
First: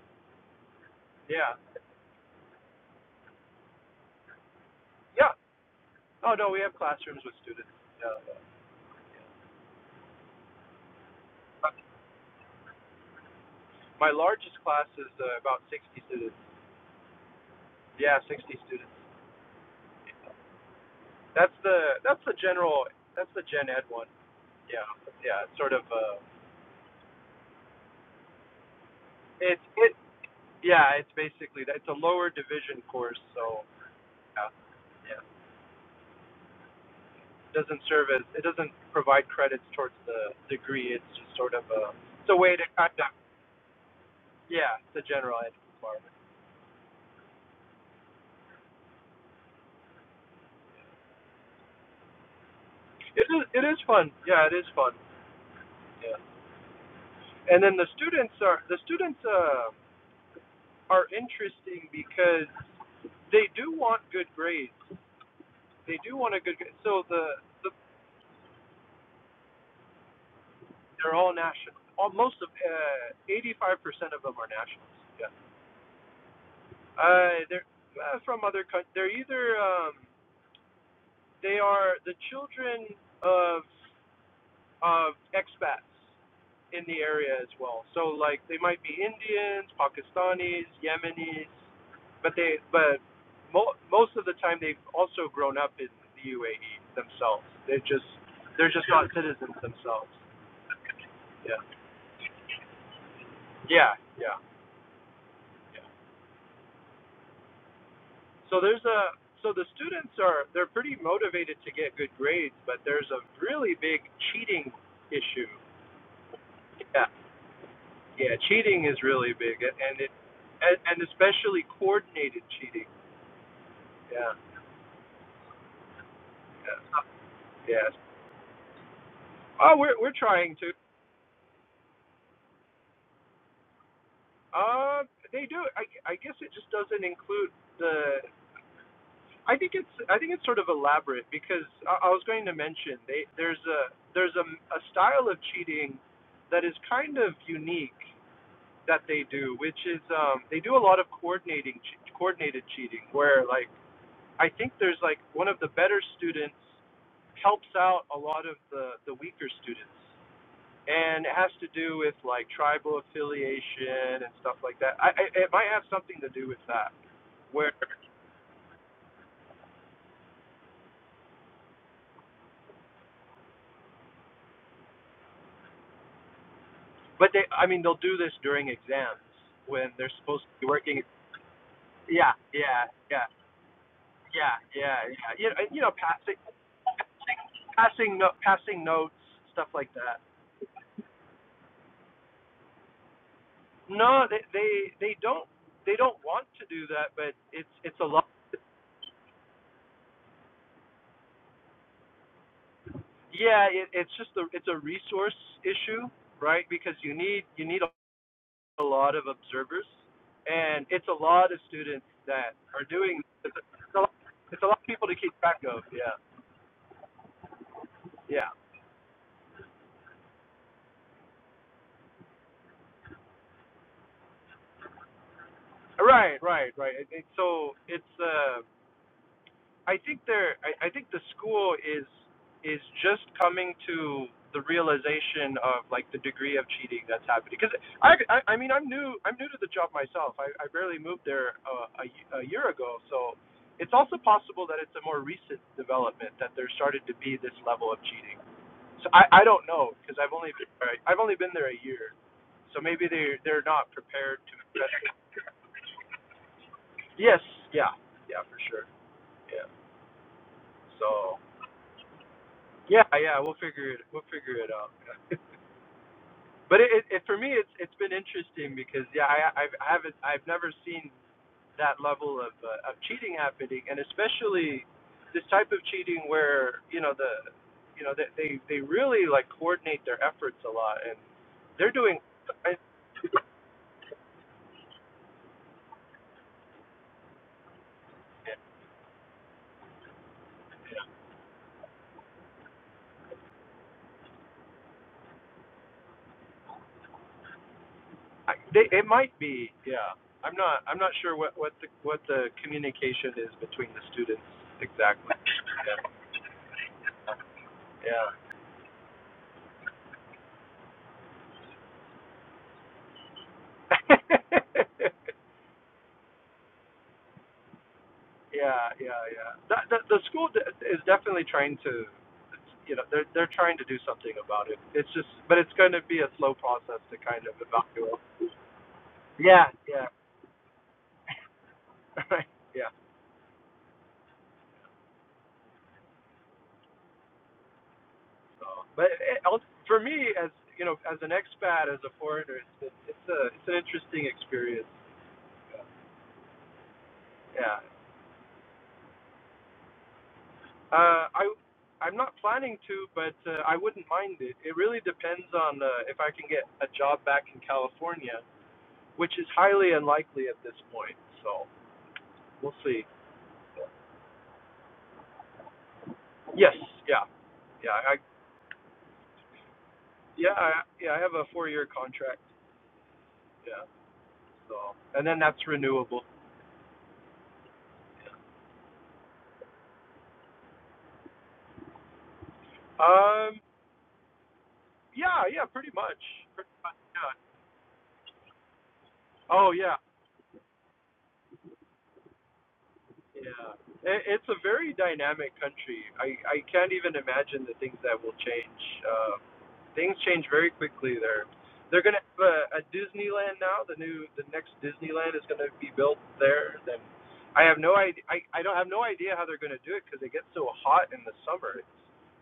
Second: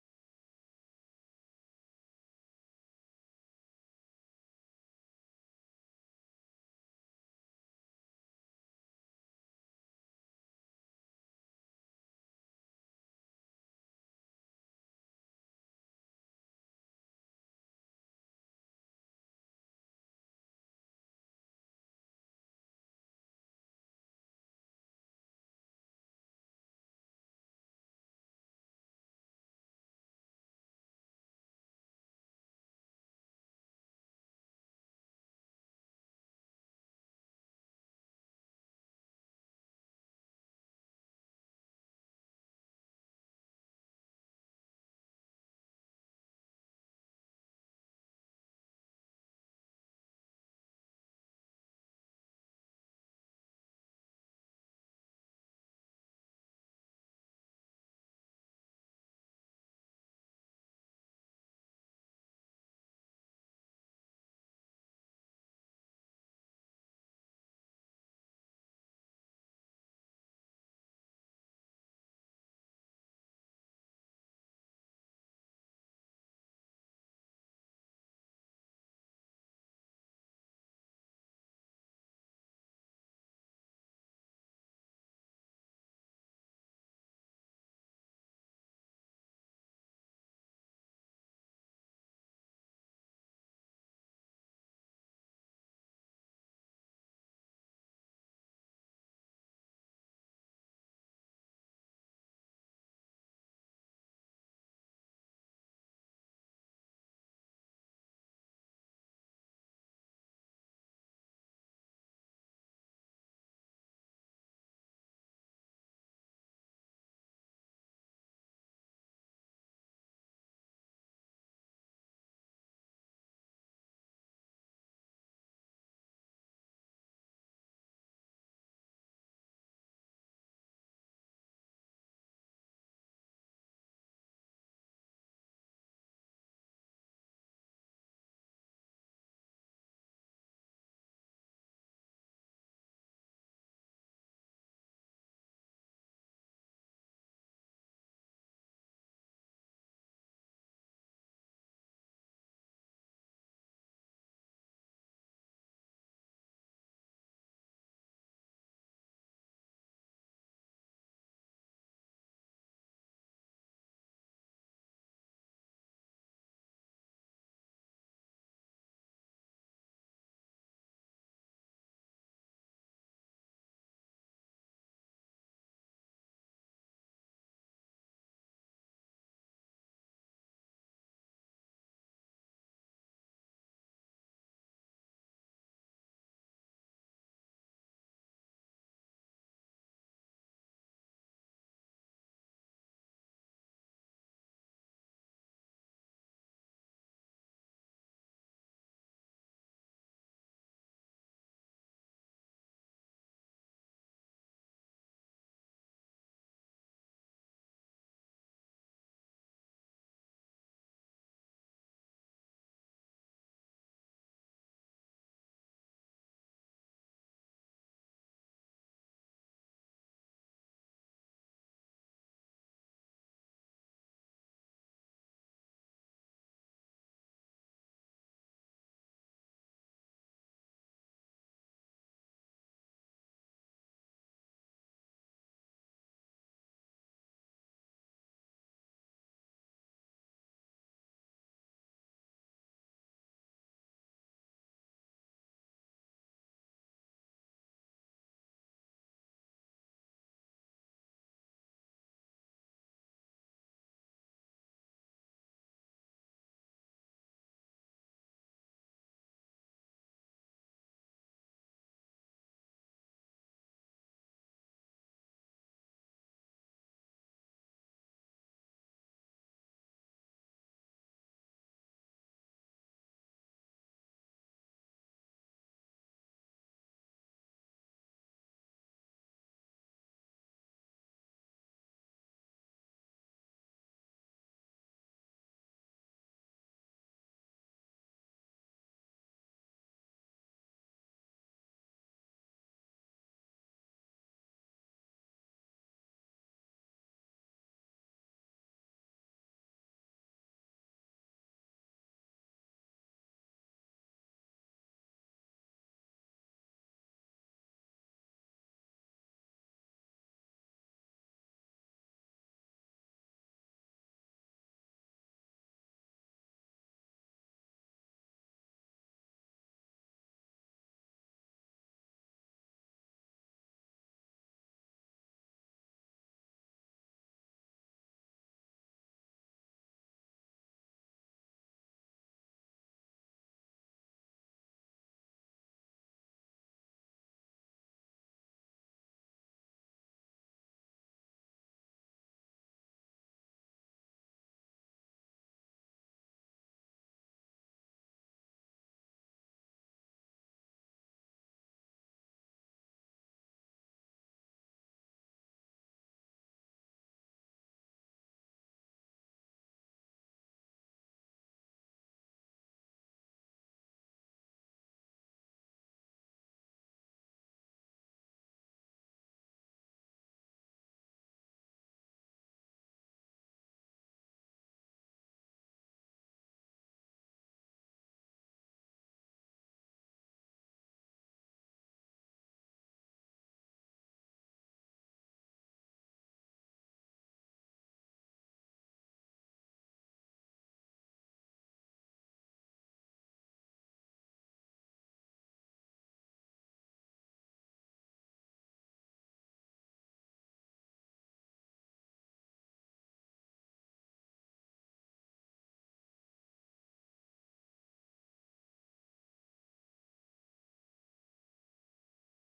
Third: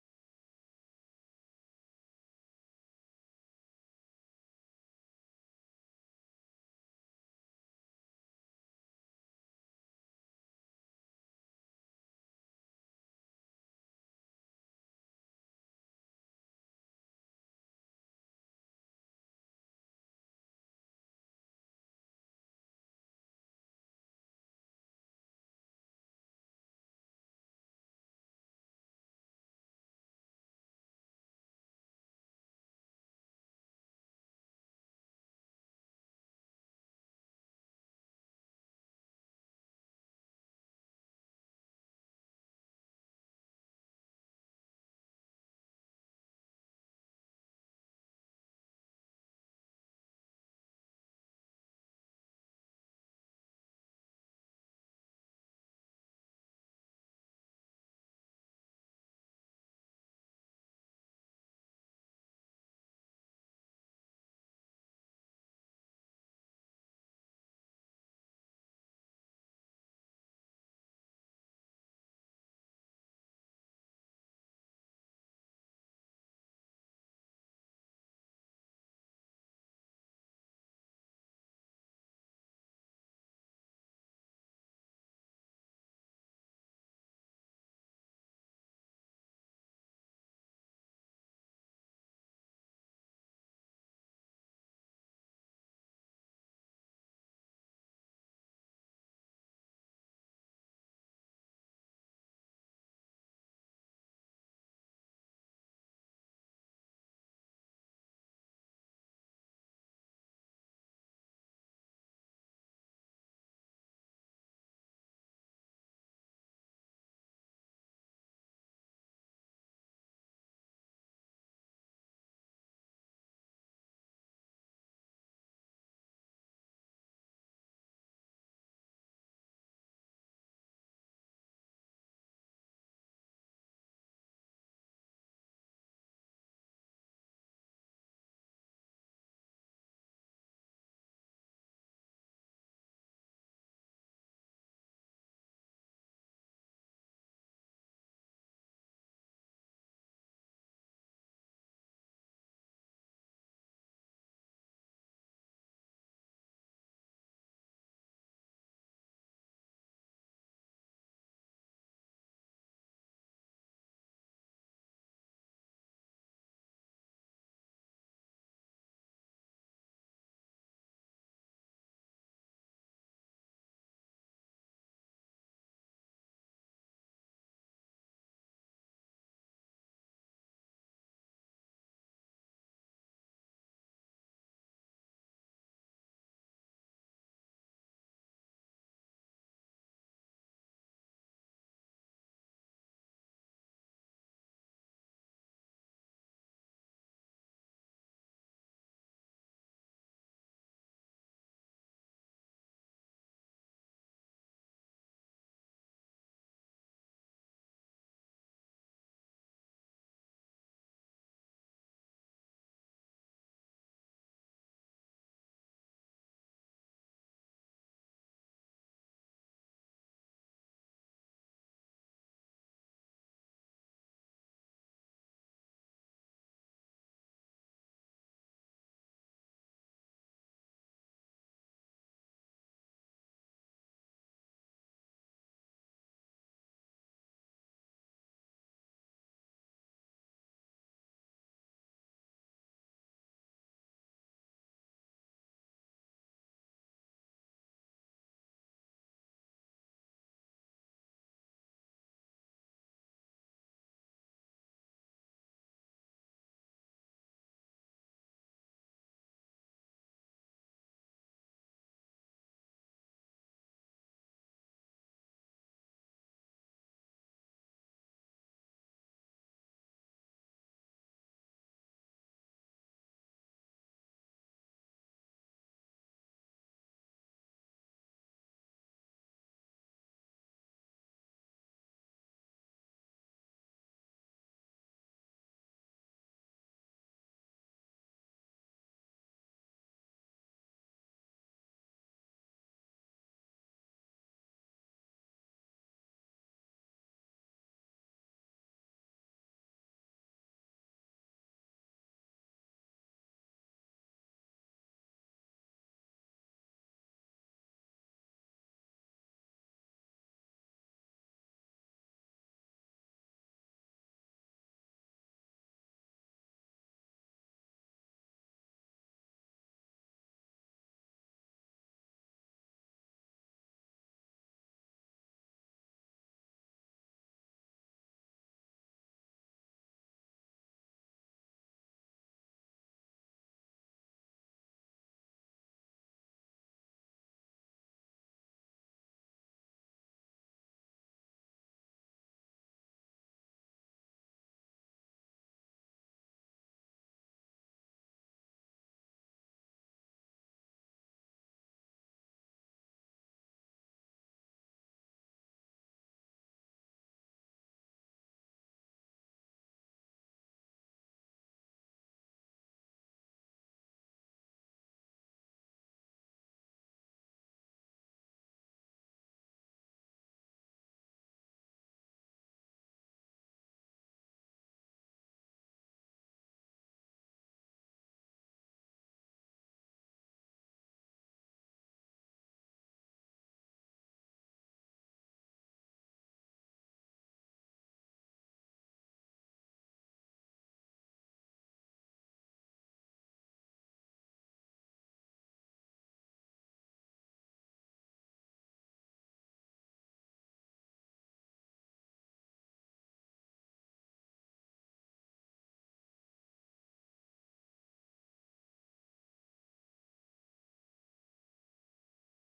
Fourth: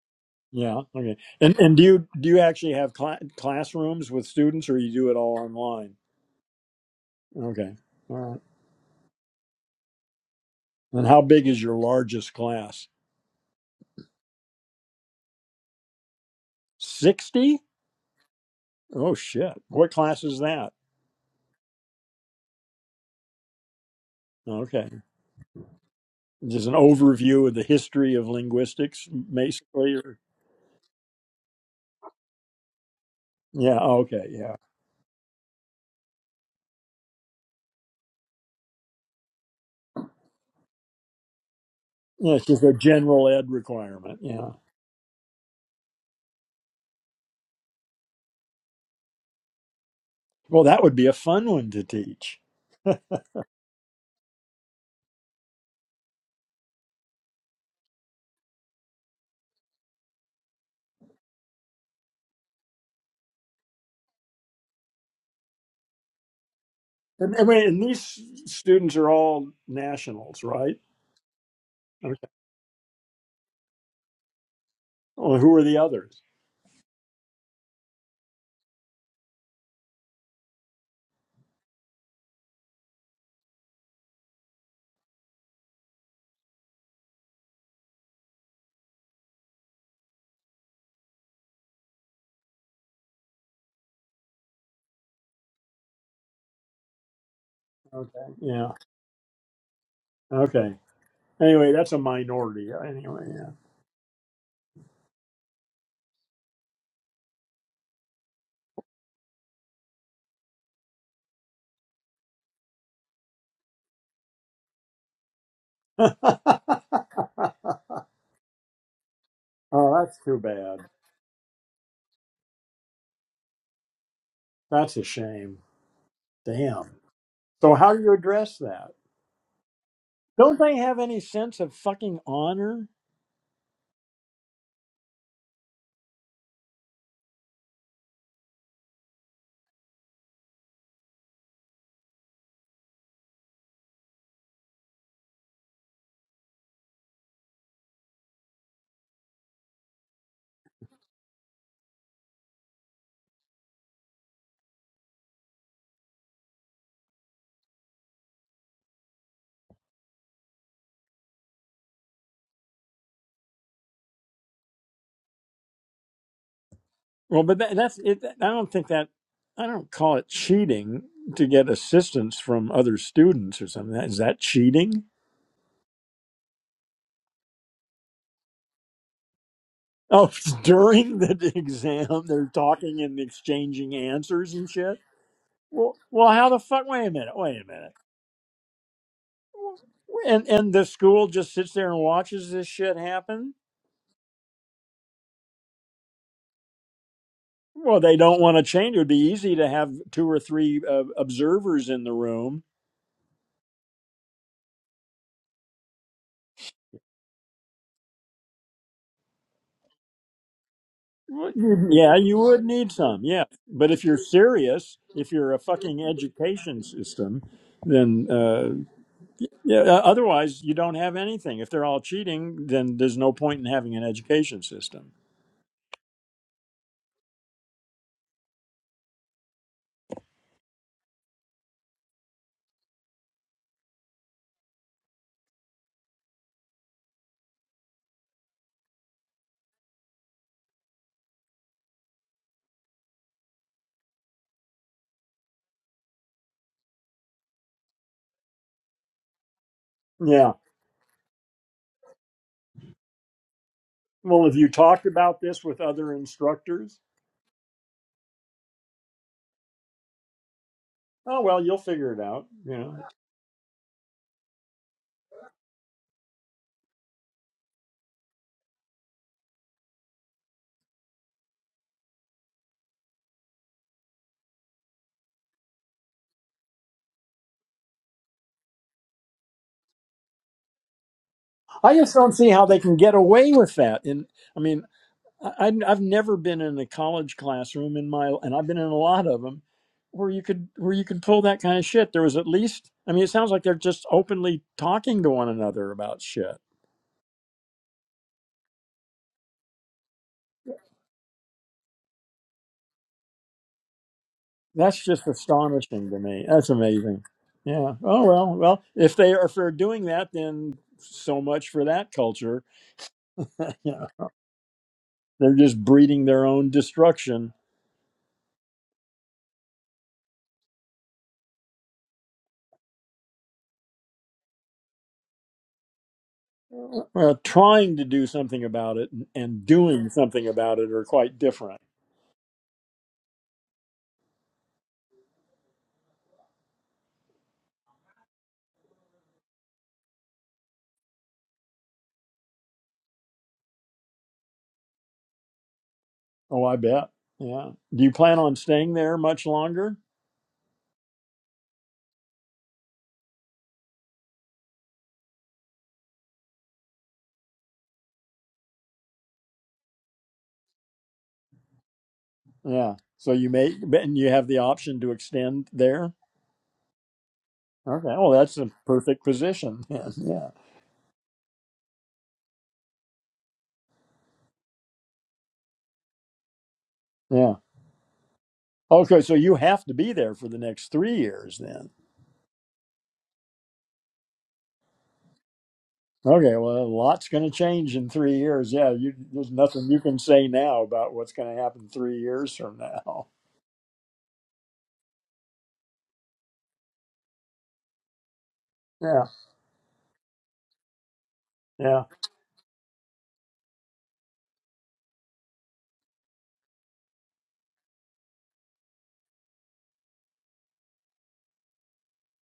Yeah. Okay. And Yeah, and do you do you actually have cla classrooms with students, or you do it yeah. all online? Oh no, we have classrooms with students. Okay. All Yeah. right. And how big is your largest class? My largest class is uh, about 60 students. Sixty? Yeah, 60 students. Oh shit! What class is that? That's the that's the general that's the Gen Ed one. Yeah, Okay. yeah. It's sort of uh, Just an overview of the history of linguistics, it's basically. it or- yeah. It's basically it's a lower division course, so Yeah. Okay. yeah, Yeah. yeah. It doesn't serve as it doesn't provide credits towards the degree. It's just sort of a it's Yeah. a It's way just to a kind of general ed requirement. Yeah. yeah. It's a general ed requirement. Well, that would be a fun one to teach. It is it is fun. Yeah, it is fun. Yeah. And then the students are the students uh, are interesting because they do want good grades They do want a good. So And, the, and, wait, the and these students are all nationals, right? they're all national. All, Okay. most of eighty-five uh, percent of them are nationals. Yeah. Well, who are the others? Uh, they're uh, from other countries. They're either um, they are the children of of expats in the area as well. So like they might be Indians, Pakistanis, Yemenis, but they but mo- most of the time they've also grown up in the UAE themselves. They just Okay. they're Yeah. just not citizens themselves. Okay. Yeah. Anyway, that's a minority. Anyway. Yeah. Yeah, yeah, yeah. So there's a so the students are they're pretty motivated to get good grades, but there's a really big cheating issue. Yeah, yeah, cheating is really big, a- oh, and it that's too and, bad. and especially coordinated cheating. Yeah, That's a shame. yeah, Damn. So, yes. how do you address that? Oh, we're we're trying Don't to. they have any sense of fucking honor? Uh, they do. I I guess it just doesn't include the I think it's I think it's sort of elaborate because I, I was going to mention they there's a there's a, a style of cheating that is kind of unique that they do, which is um, they do a lot of coordinating che- coordinated cheating where like I think there's like one of the better students helps out a lot of the the weaker students. And it has to do with like tribal affiliation and stuff like that. I, I it might have something to do with that, Well, but where that, that's it. I don't think that I don't call it cheating to get assistance from other students or something. Is that cheating? But they, I mean, they'll do this during exams when they're Oh, supposed it's to be working. during the exam, Yeah, they're yeah, talking and yeah, exchanging answers yeah, and yeah, shit. yeah. You know, and, you know Well, well, passing, how the fuck? Wait a minute. Wait a minute. passing, no, passing notes, stuff like that. And and the school just sits there and watches this shit happen. No, they, they, they don't, they don't want to do that, but it's, it's Well, a they lot. don't want to change. It would be easy to have two or three uh, observers in the room Yeah, it, it's just a, it's a resource issue, right? Because you need, you need a lot of observers, and it's a Well, lot of students Yeah, you that would are need doing. some. Yeah, It's a, but it's a if lot, you're it's a lot of serious, people to if keep you're a track of. fucking Yeah, education system, then yeah. uh, yeah. uh, Otherwise, you don't have anything. If they're all cheating, then there's no point in having an education system. Right, right, right. It, it, so it's uh, I think there. I, I think the school is is just coming to the realization of like the degree of cheating that's happening. Because I, I, I mean, I'm new. I'm new to the job myself. I, I barely moved there uh, a, y- a year ago, so it's also possible that it's a more recent development that there started to be this level of cheating. So I, I don't know because I've Yeah. only been, I've only been there a year, so maybe they they're not prepared Well, to. have you invest. talked about this with other instructors? Yes, yeah, yeah, for sure. Yeah. Oh So well, you'll figure it out. You know, yeah, yeah, we'll figure it. We'll figure it out. but it, it, it for me, it's it's been interesting because yeah, I I've, I haven't I've never seen that level of uh, of cheating happening, and especially this type of cheating where you know the you know they they, they really like coordinate their efforts a lot, and they're I just doing. don't see how I, they can get away with that. And I mean, I, I- have never been in a college classroom in my, and I've been in a lot of them, where you could where you could pull that kind of shit. There was at least, I mean, it sounds like they're just openly talking to one another about shit. I, they it might be yeah. I'm not I'm not sure what what the what the communication is between the students That's just exactly. astonishing Yeah. to me. That's amazing. Yeah. Yeah. Oh well, well, if they are if they're doing that, then so much for that culture. yeah. They're just breeding their own destruction. yeah, yeah, yeah. The, the, the school is definitely trying to, you know, they're they're trying to do something about it. It's just, but it's going to be a slow process to Well, kind of trying to evaluate. do something about it and and Yeah, doing yeah, something about it are quite different. right, yeah. So, but it, for me, as you know, as an expat, as a foreigner, it's it's it's a it's an interesting experience. Oh, I bet. Yeah. Yeah. Do you plan on staying there much longer? Uh, I I'm not planning to, but uh, I wouldn't mind it. It really depends on uh, if I can get a job back in California. which is highly unlikely at this point. So we'll Yeah. see. So you may, and you have the option to extend there. Yes, yeah, yeah, Okay. I, Well, that's a perfect position then. Yeah. yeah, I, yeah. I have a four-year contract. Yeah, so and then that's renewable. Yeah. Okay. So you have to be there for the next three years then. Um, yeah, yeah, pretty much. Okay. Pretty Well, a much lot's going yeah. to change in three years. Yeah. You, there's Oh nothing yeah, you can say now about what's going to happen three years from now. Yeah, it, it's a very dynamic country. I I can't even imagine the things that will change. Yeah. Uh, things change very quickly there. Yeah. They're gonna have a, a Disneyland now. The new the next Disneyland is gonna be built there. Then I have no idea. I I don't have no idea how they're gonna do it because it gets so hot in the summer. It's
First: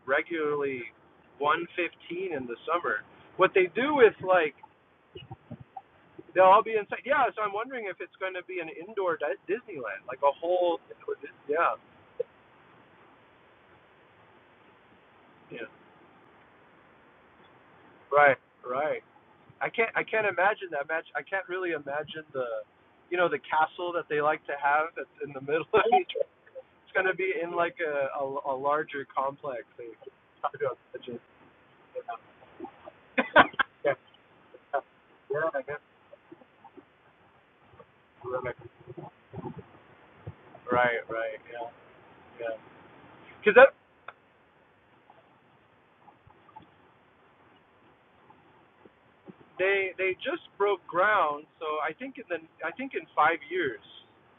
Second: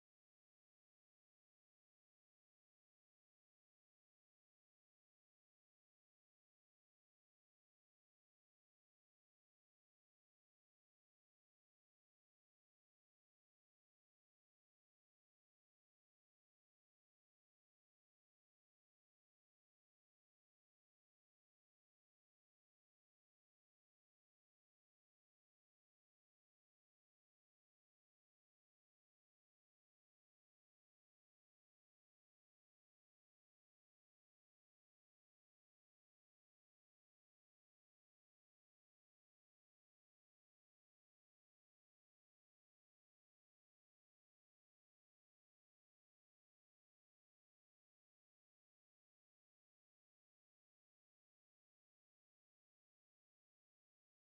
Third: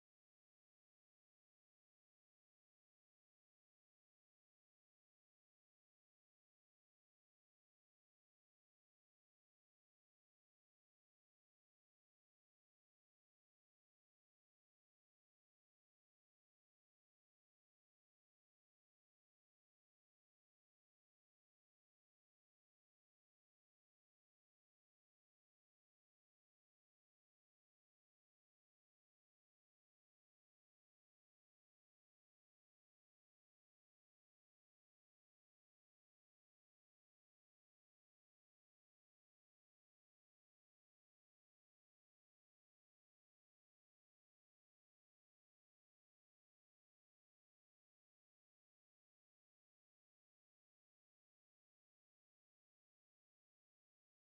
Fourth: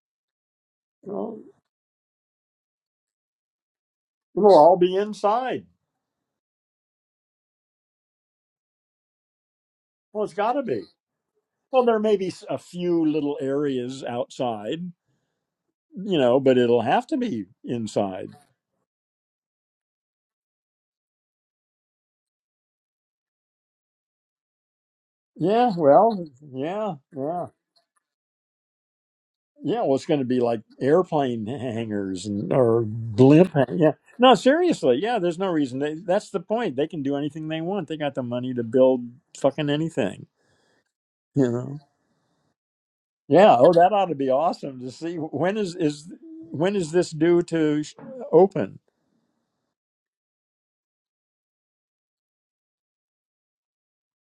regularly Well, 115 in the summer. What they do is we'll like all be inside. they'll all be inside. Yeah, so I'm wondering if it's going to be an indoor di- Disneyland, like Well, a it's got to whole. be. Yeah. Well, there may be s- a few little areas outside Yeah. you know, but it'll have to be inside. Right. Right. I can't. I can't imagine that match. I can't really imagine the, you know, the castle that they like to have that's in the middle. Yeah, well, it's yeah, gonna be yeah. in like a a, a larger complex. Yeah, well, it's going to be I like don't imagine. airplane hangars and or blimp. hang- yeah. Yeah, no, seriously. Yeah, there's no Yeah. I guess. reason. They, that's the point. They can do anything they want. They got the money to build fucking anything. Right. Right. You Yeah. know. Yeah. Because Yeah. Oh, that that ought to be awesome to see. When is is when is this due to sh- open? they they just broke ground, so I think in the I think in five years.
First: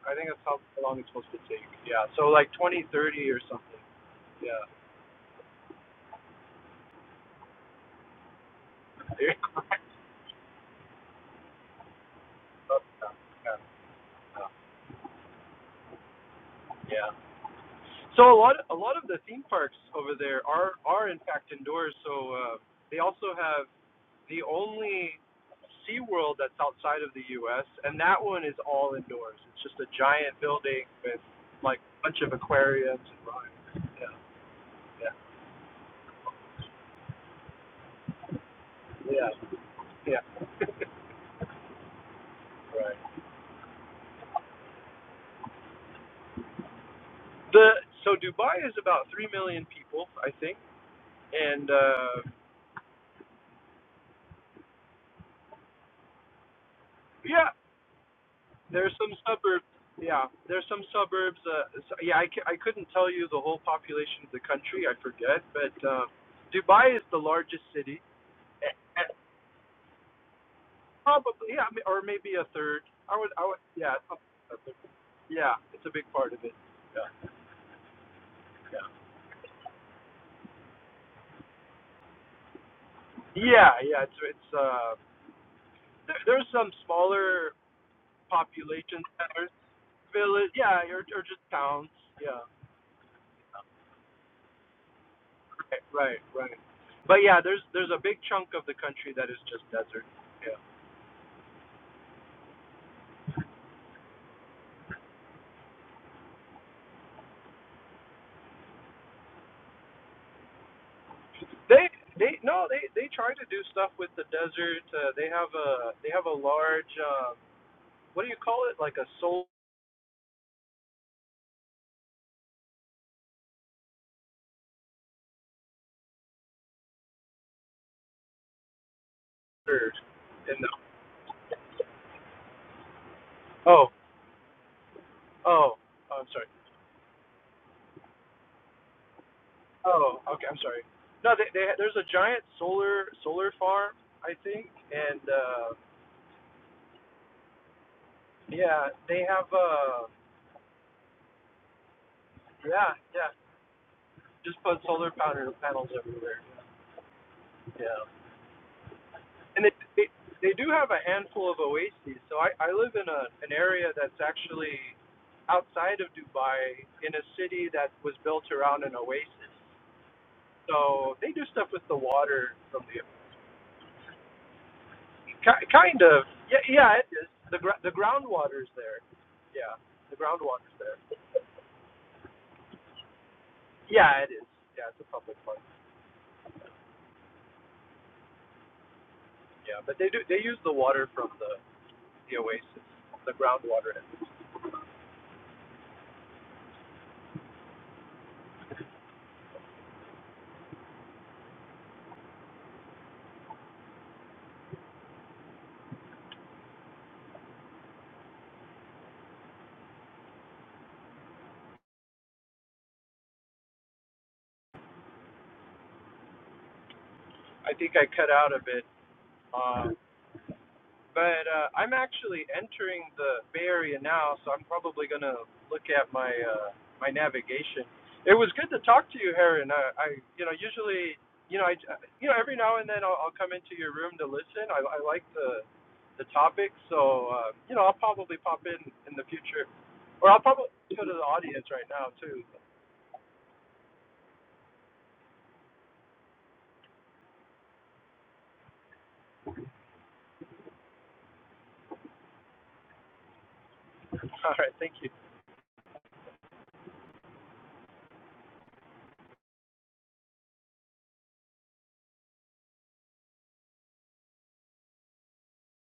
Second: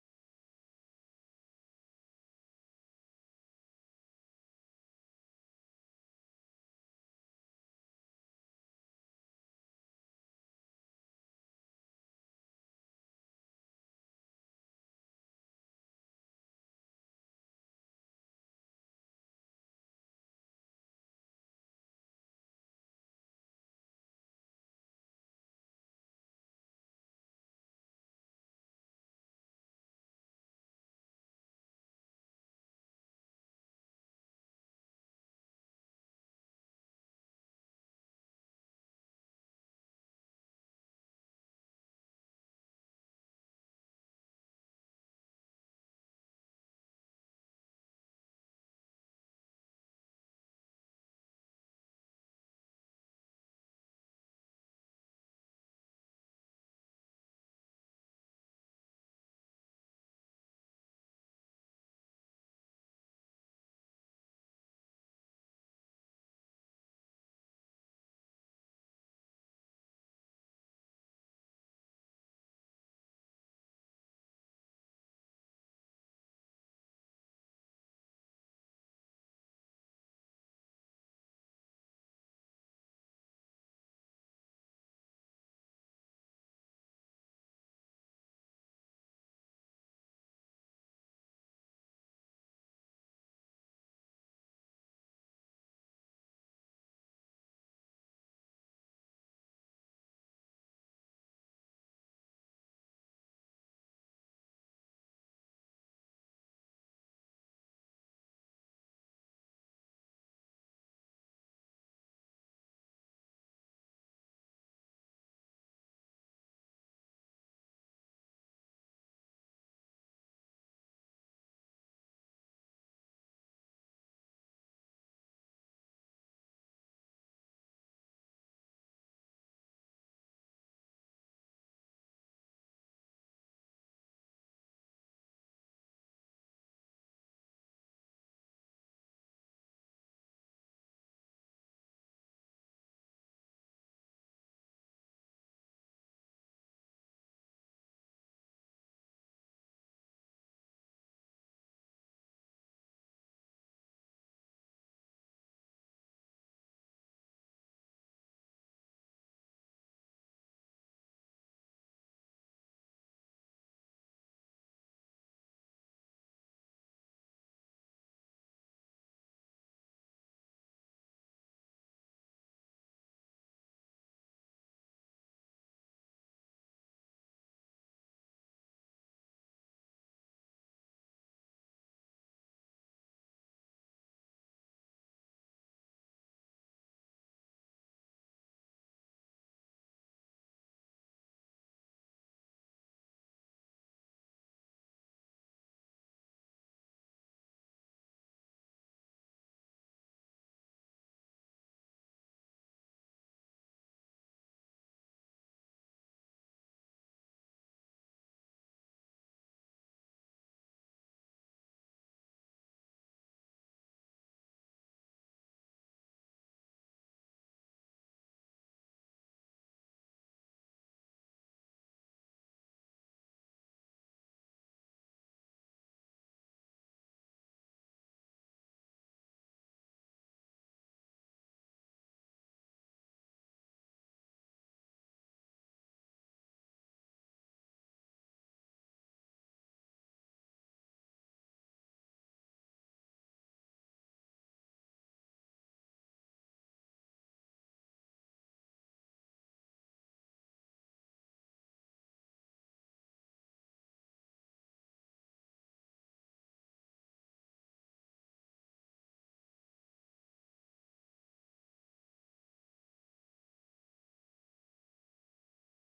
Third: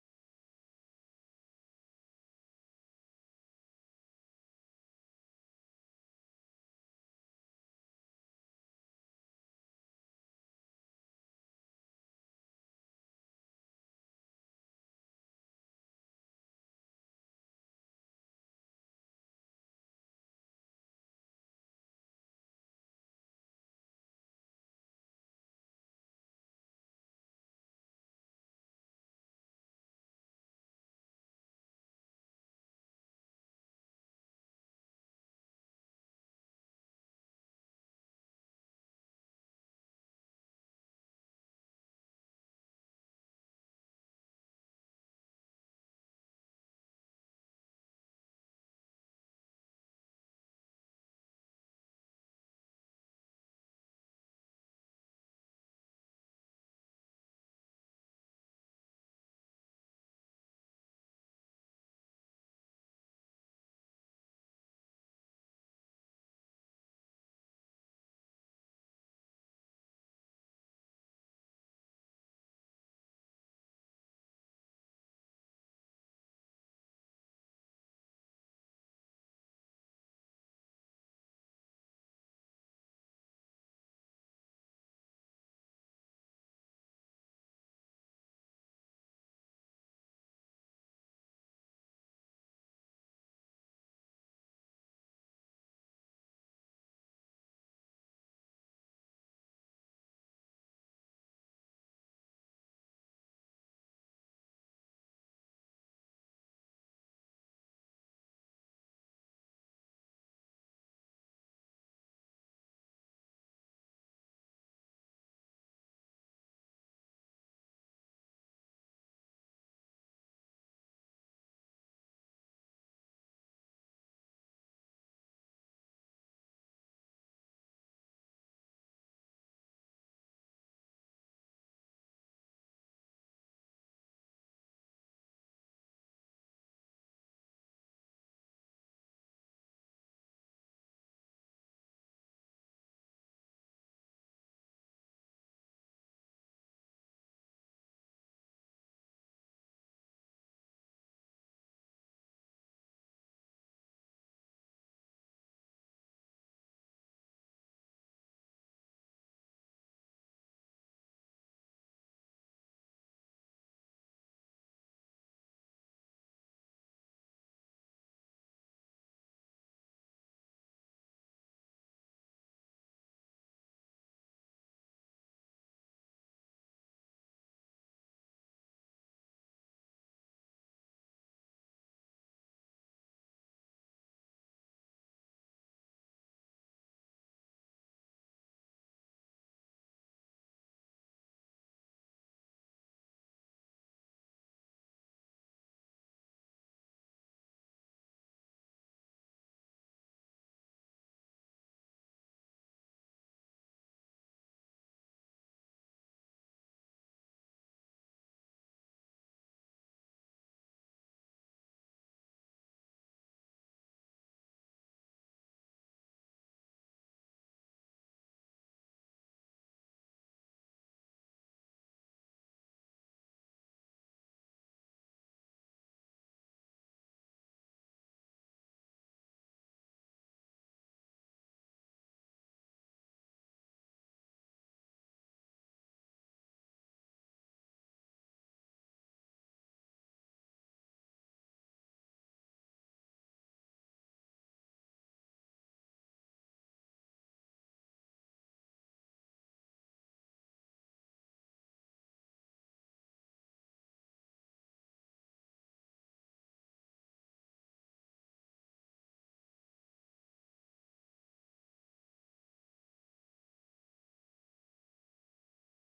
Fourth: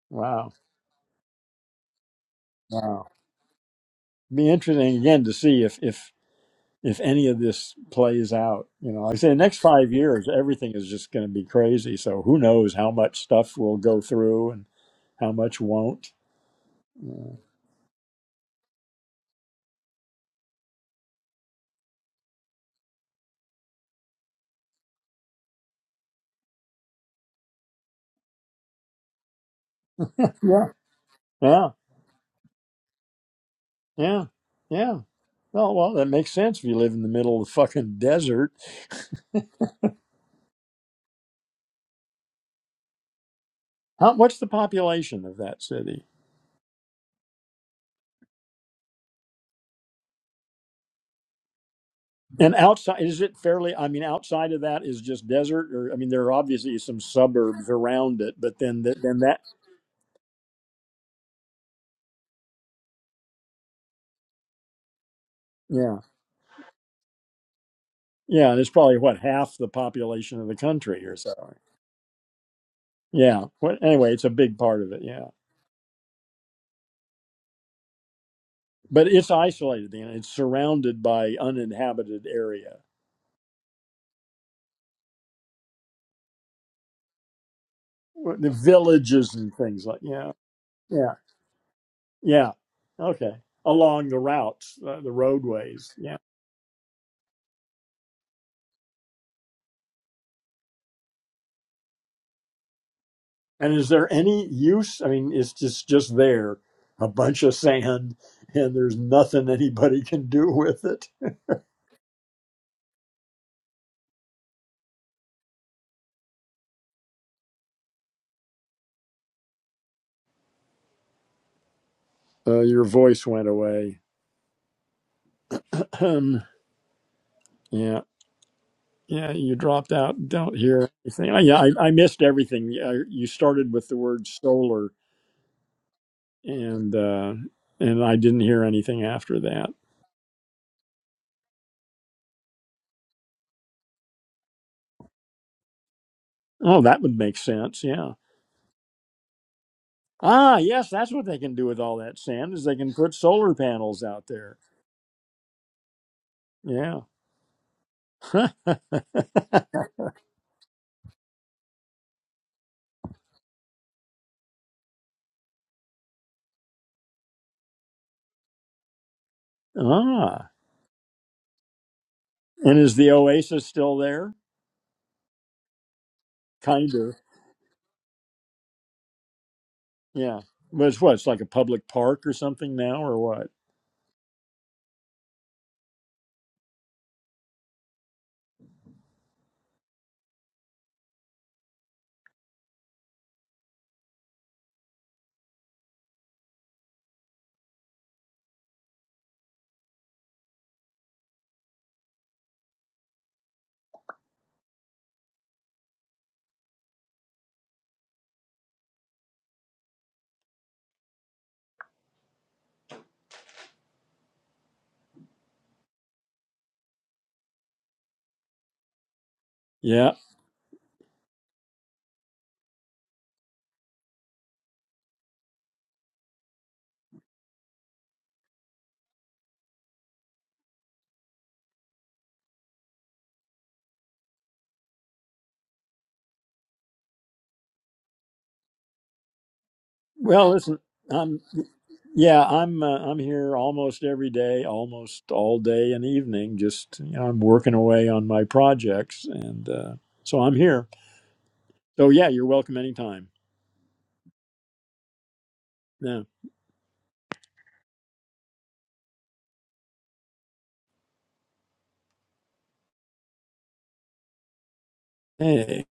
I think that's Wow. how long it's supposed to take. Yeah. So like Wow. 2030 or something. Be Yeah. interesting again to see if if if any of this plays out. You know, like I say, the next five years, everything is just going to be crazy. So who knows how much stuff will go through and how much won't. Yeah. Uh, So a lot, a lot of the theme parks over there are are in fact indoors. So uh, they also have the only SeaWorld that's outside of the U.S. and that one is all indoors. It's just a giant yeah. building with Yeah. like a bunch of aquariums and rides. Yeah, Yeah. Yeah. yeah, Well, well, that makes sense if you live in the middle of the fucking desert. yeah. Yeah, right. How, what's the population of that city? The so Dubai is about three million people, I think, and uh, And outside, is it fairly? I mean, outside of that is just desert, or I mean, there are obviously some yeah. suburbs around it, but then, There's th- some then that, suburbs. Yeah, there's some suburbs. Uh, so- yeah, I, c- I couldn't tell you the whole population of the country. I forget, but yeah, uh, Dubai is the largest city. yeah, and it's A- probably a- what half the population of the country or so. Probably, yeah, I mean, or maybe a third. I would, I Yeah. would, Well, yeah, it's anyway, it's a- a big part of it. Yeah. yeah, it's a big part of it. Yeah, But it's isolated and it's surrounded by uninhabited area, yeah, yeah it's it's uh, there, there's some smaller the population villages centers, and things like yeah, village, yeah, or, yeah, or just towns. Yeah, yeah. Okay, along the routes, uh, the right, roadways. Yeah. right, right. But yeah, there's there's a big chunk of the country that is just desert. Yeah. And is there any use? I mean, it's just just there, a bunch of sand, and there's nothing anybody can do with it. They they no they they try to do stuff with the desert. Uh, they have a they have a large um, what do you call it like a solar Uh, your voice went away. yeah. Yeah, you dropped out. Don't and hear anything. Oh, Yeah, I, I missed everything. Yeah, You started oh with the word solar, oh oh, I'm sorry and uh, and I didn't hear anything after that. oh okay I'm sorry no they, they there's a giant solar solar farm I think and uh, Oh, that would make sense. Yeah. yeah they have uh Ah, yes, that's what they can do with all that sand is they can yeah put yeah solar panels out there. just put solar panel panels everywhere Yeah. yeah ah, and they it, they do have a handful of oases. So I, I live in a, an area that's actually outside of Dubai in a city that was built around an oasis. So they do stuff with the water and from is the the oasis still there? ki- kind of yeah yeah Kind it of. is the gr- the groundwater's there yeah the Yeah. groundwater's But there it's what? It's like a public park or something now, or what? yeah it is yeah it's a public park yeah but they do they use the water from the the oasis the groundwater I think I cut out a bit Uh, Yeah. But uh, I'm actually entering the Bay Area now, so I'm probably gonna look at my uh, my navigation. It was good to talk to you, Heron. I, I you know usually you know I you know every now and then I'll, I'll come into your room to listen. I, I like the the topic, so uh, you know I'll probably pop in in the future, or I'll Well, probably listen, go to the I'm audience right now yeah, too. I'm uh, I'm here almost every day, almost all day and evening. Just you know, I'm working away on my projects, and uh, so I'm here. So yeah, you're welcome anytime. All right, thank you. Yeah. Hey,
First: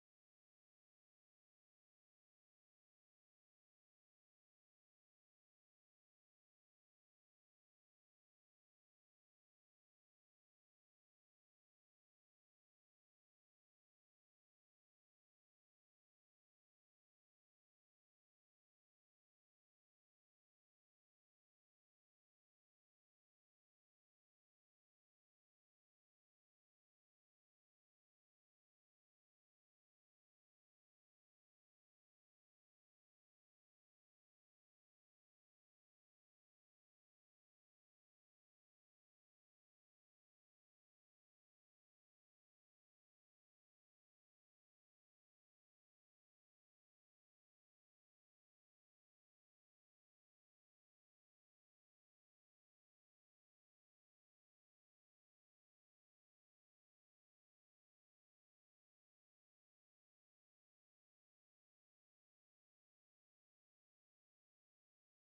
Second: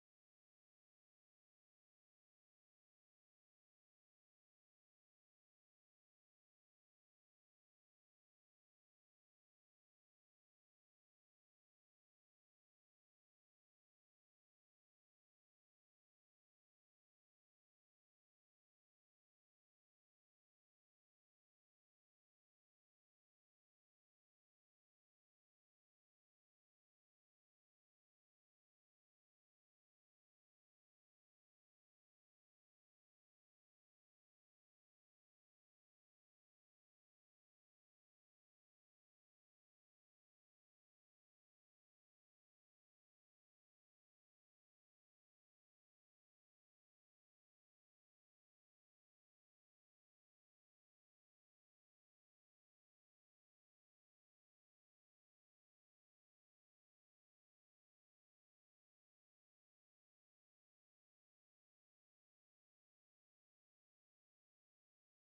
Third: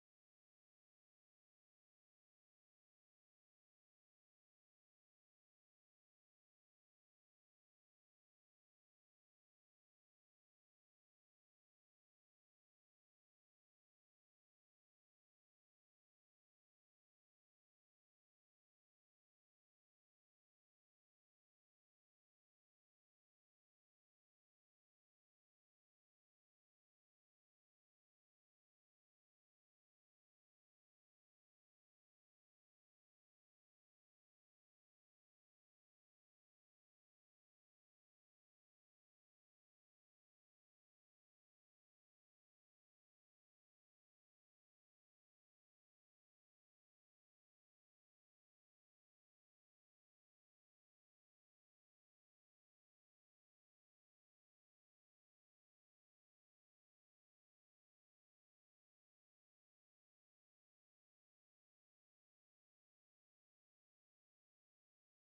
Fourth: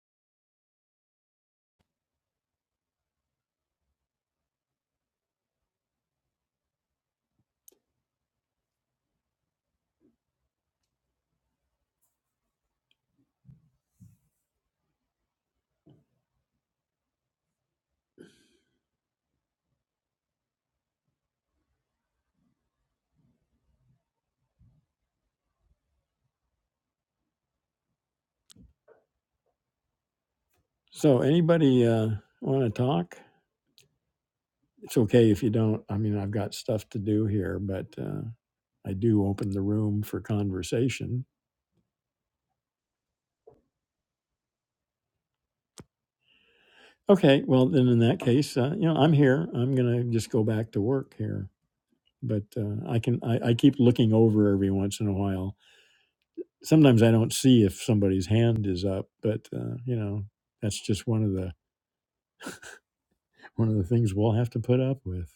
so anybody uh, want to talk? It's okay if you don't. I mean, I've got stuff to do here, but uh, I do open the room for conversation. Okay, well then in that case, uh, you know, I'm here. I'm gonna just go back to work here. but uh, I can I, I keep looking over every once in a while. Sometimes I don't see if somebody's hand is up, but uh, you know that's just one of the one of the things we'll have to put up with.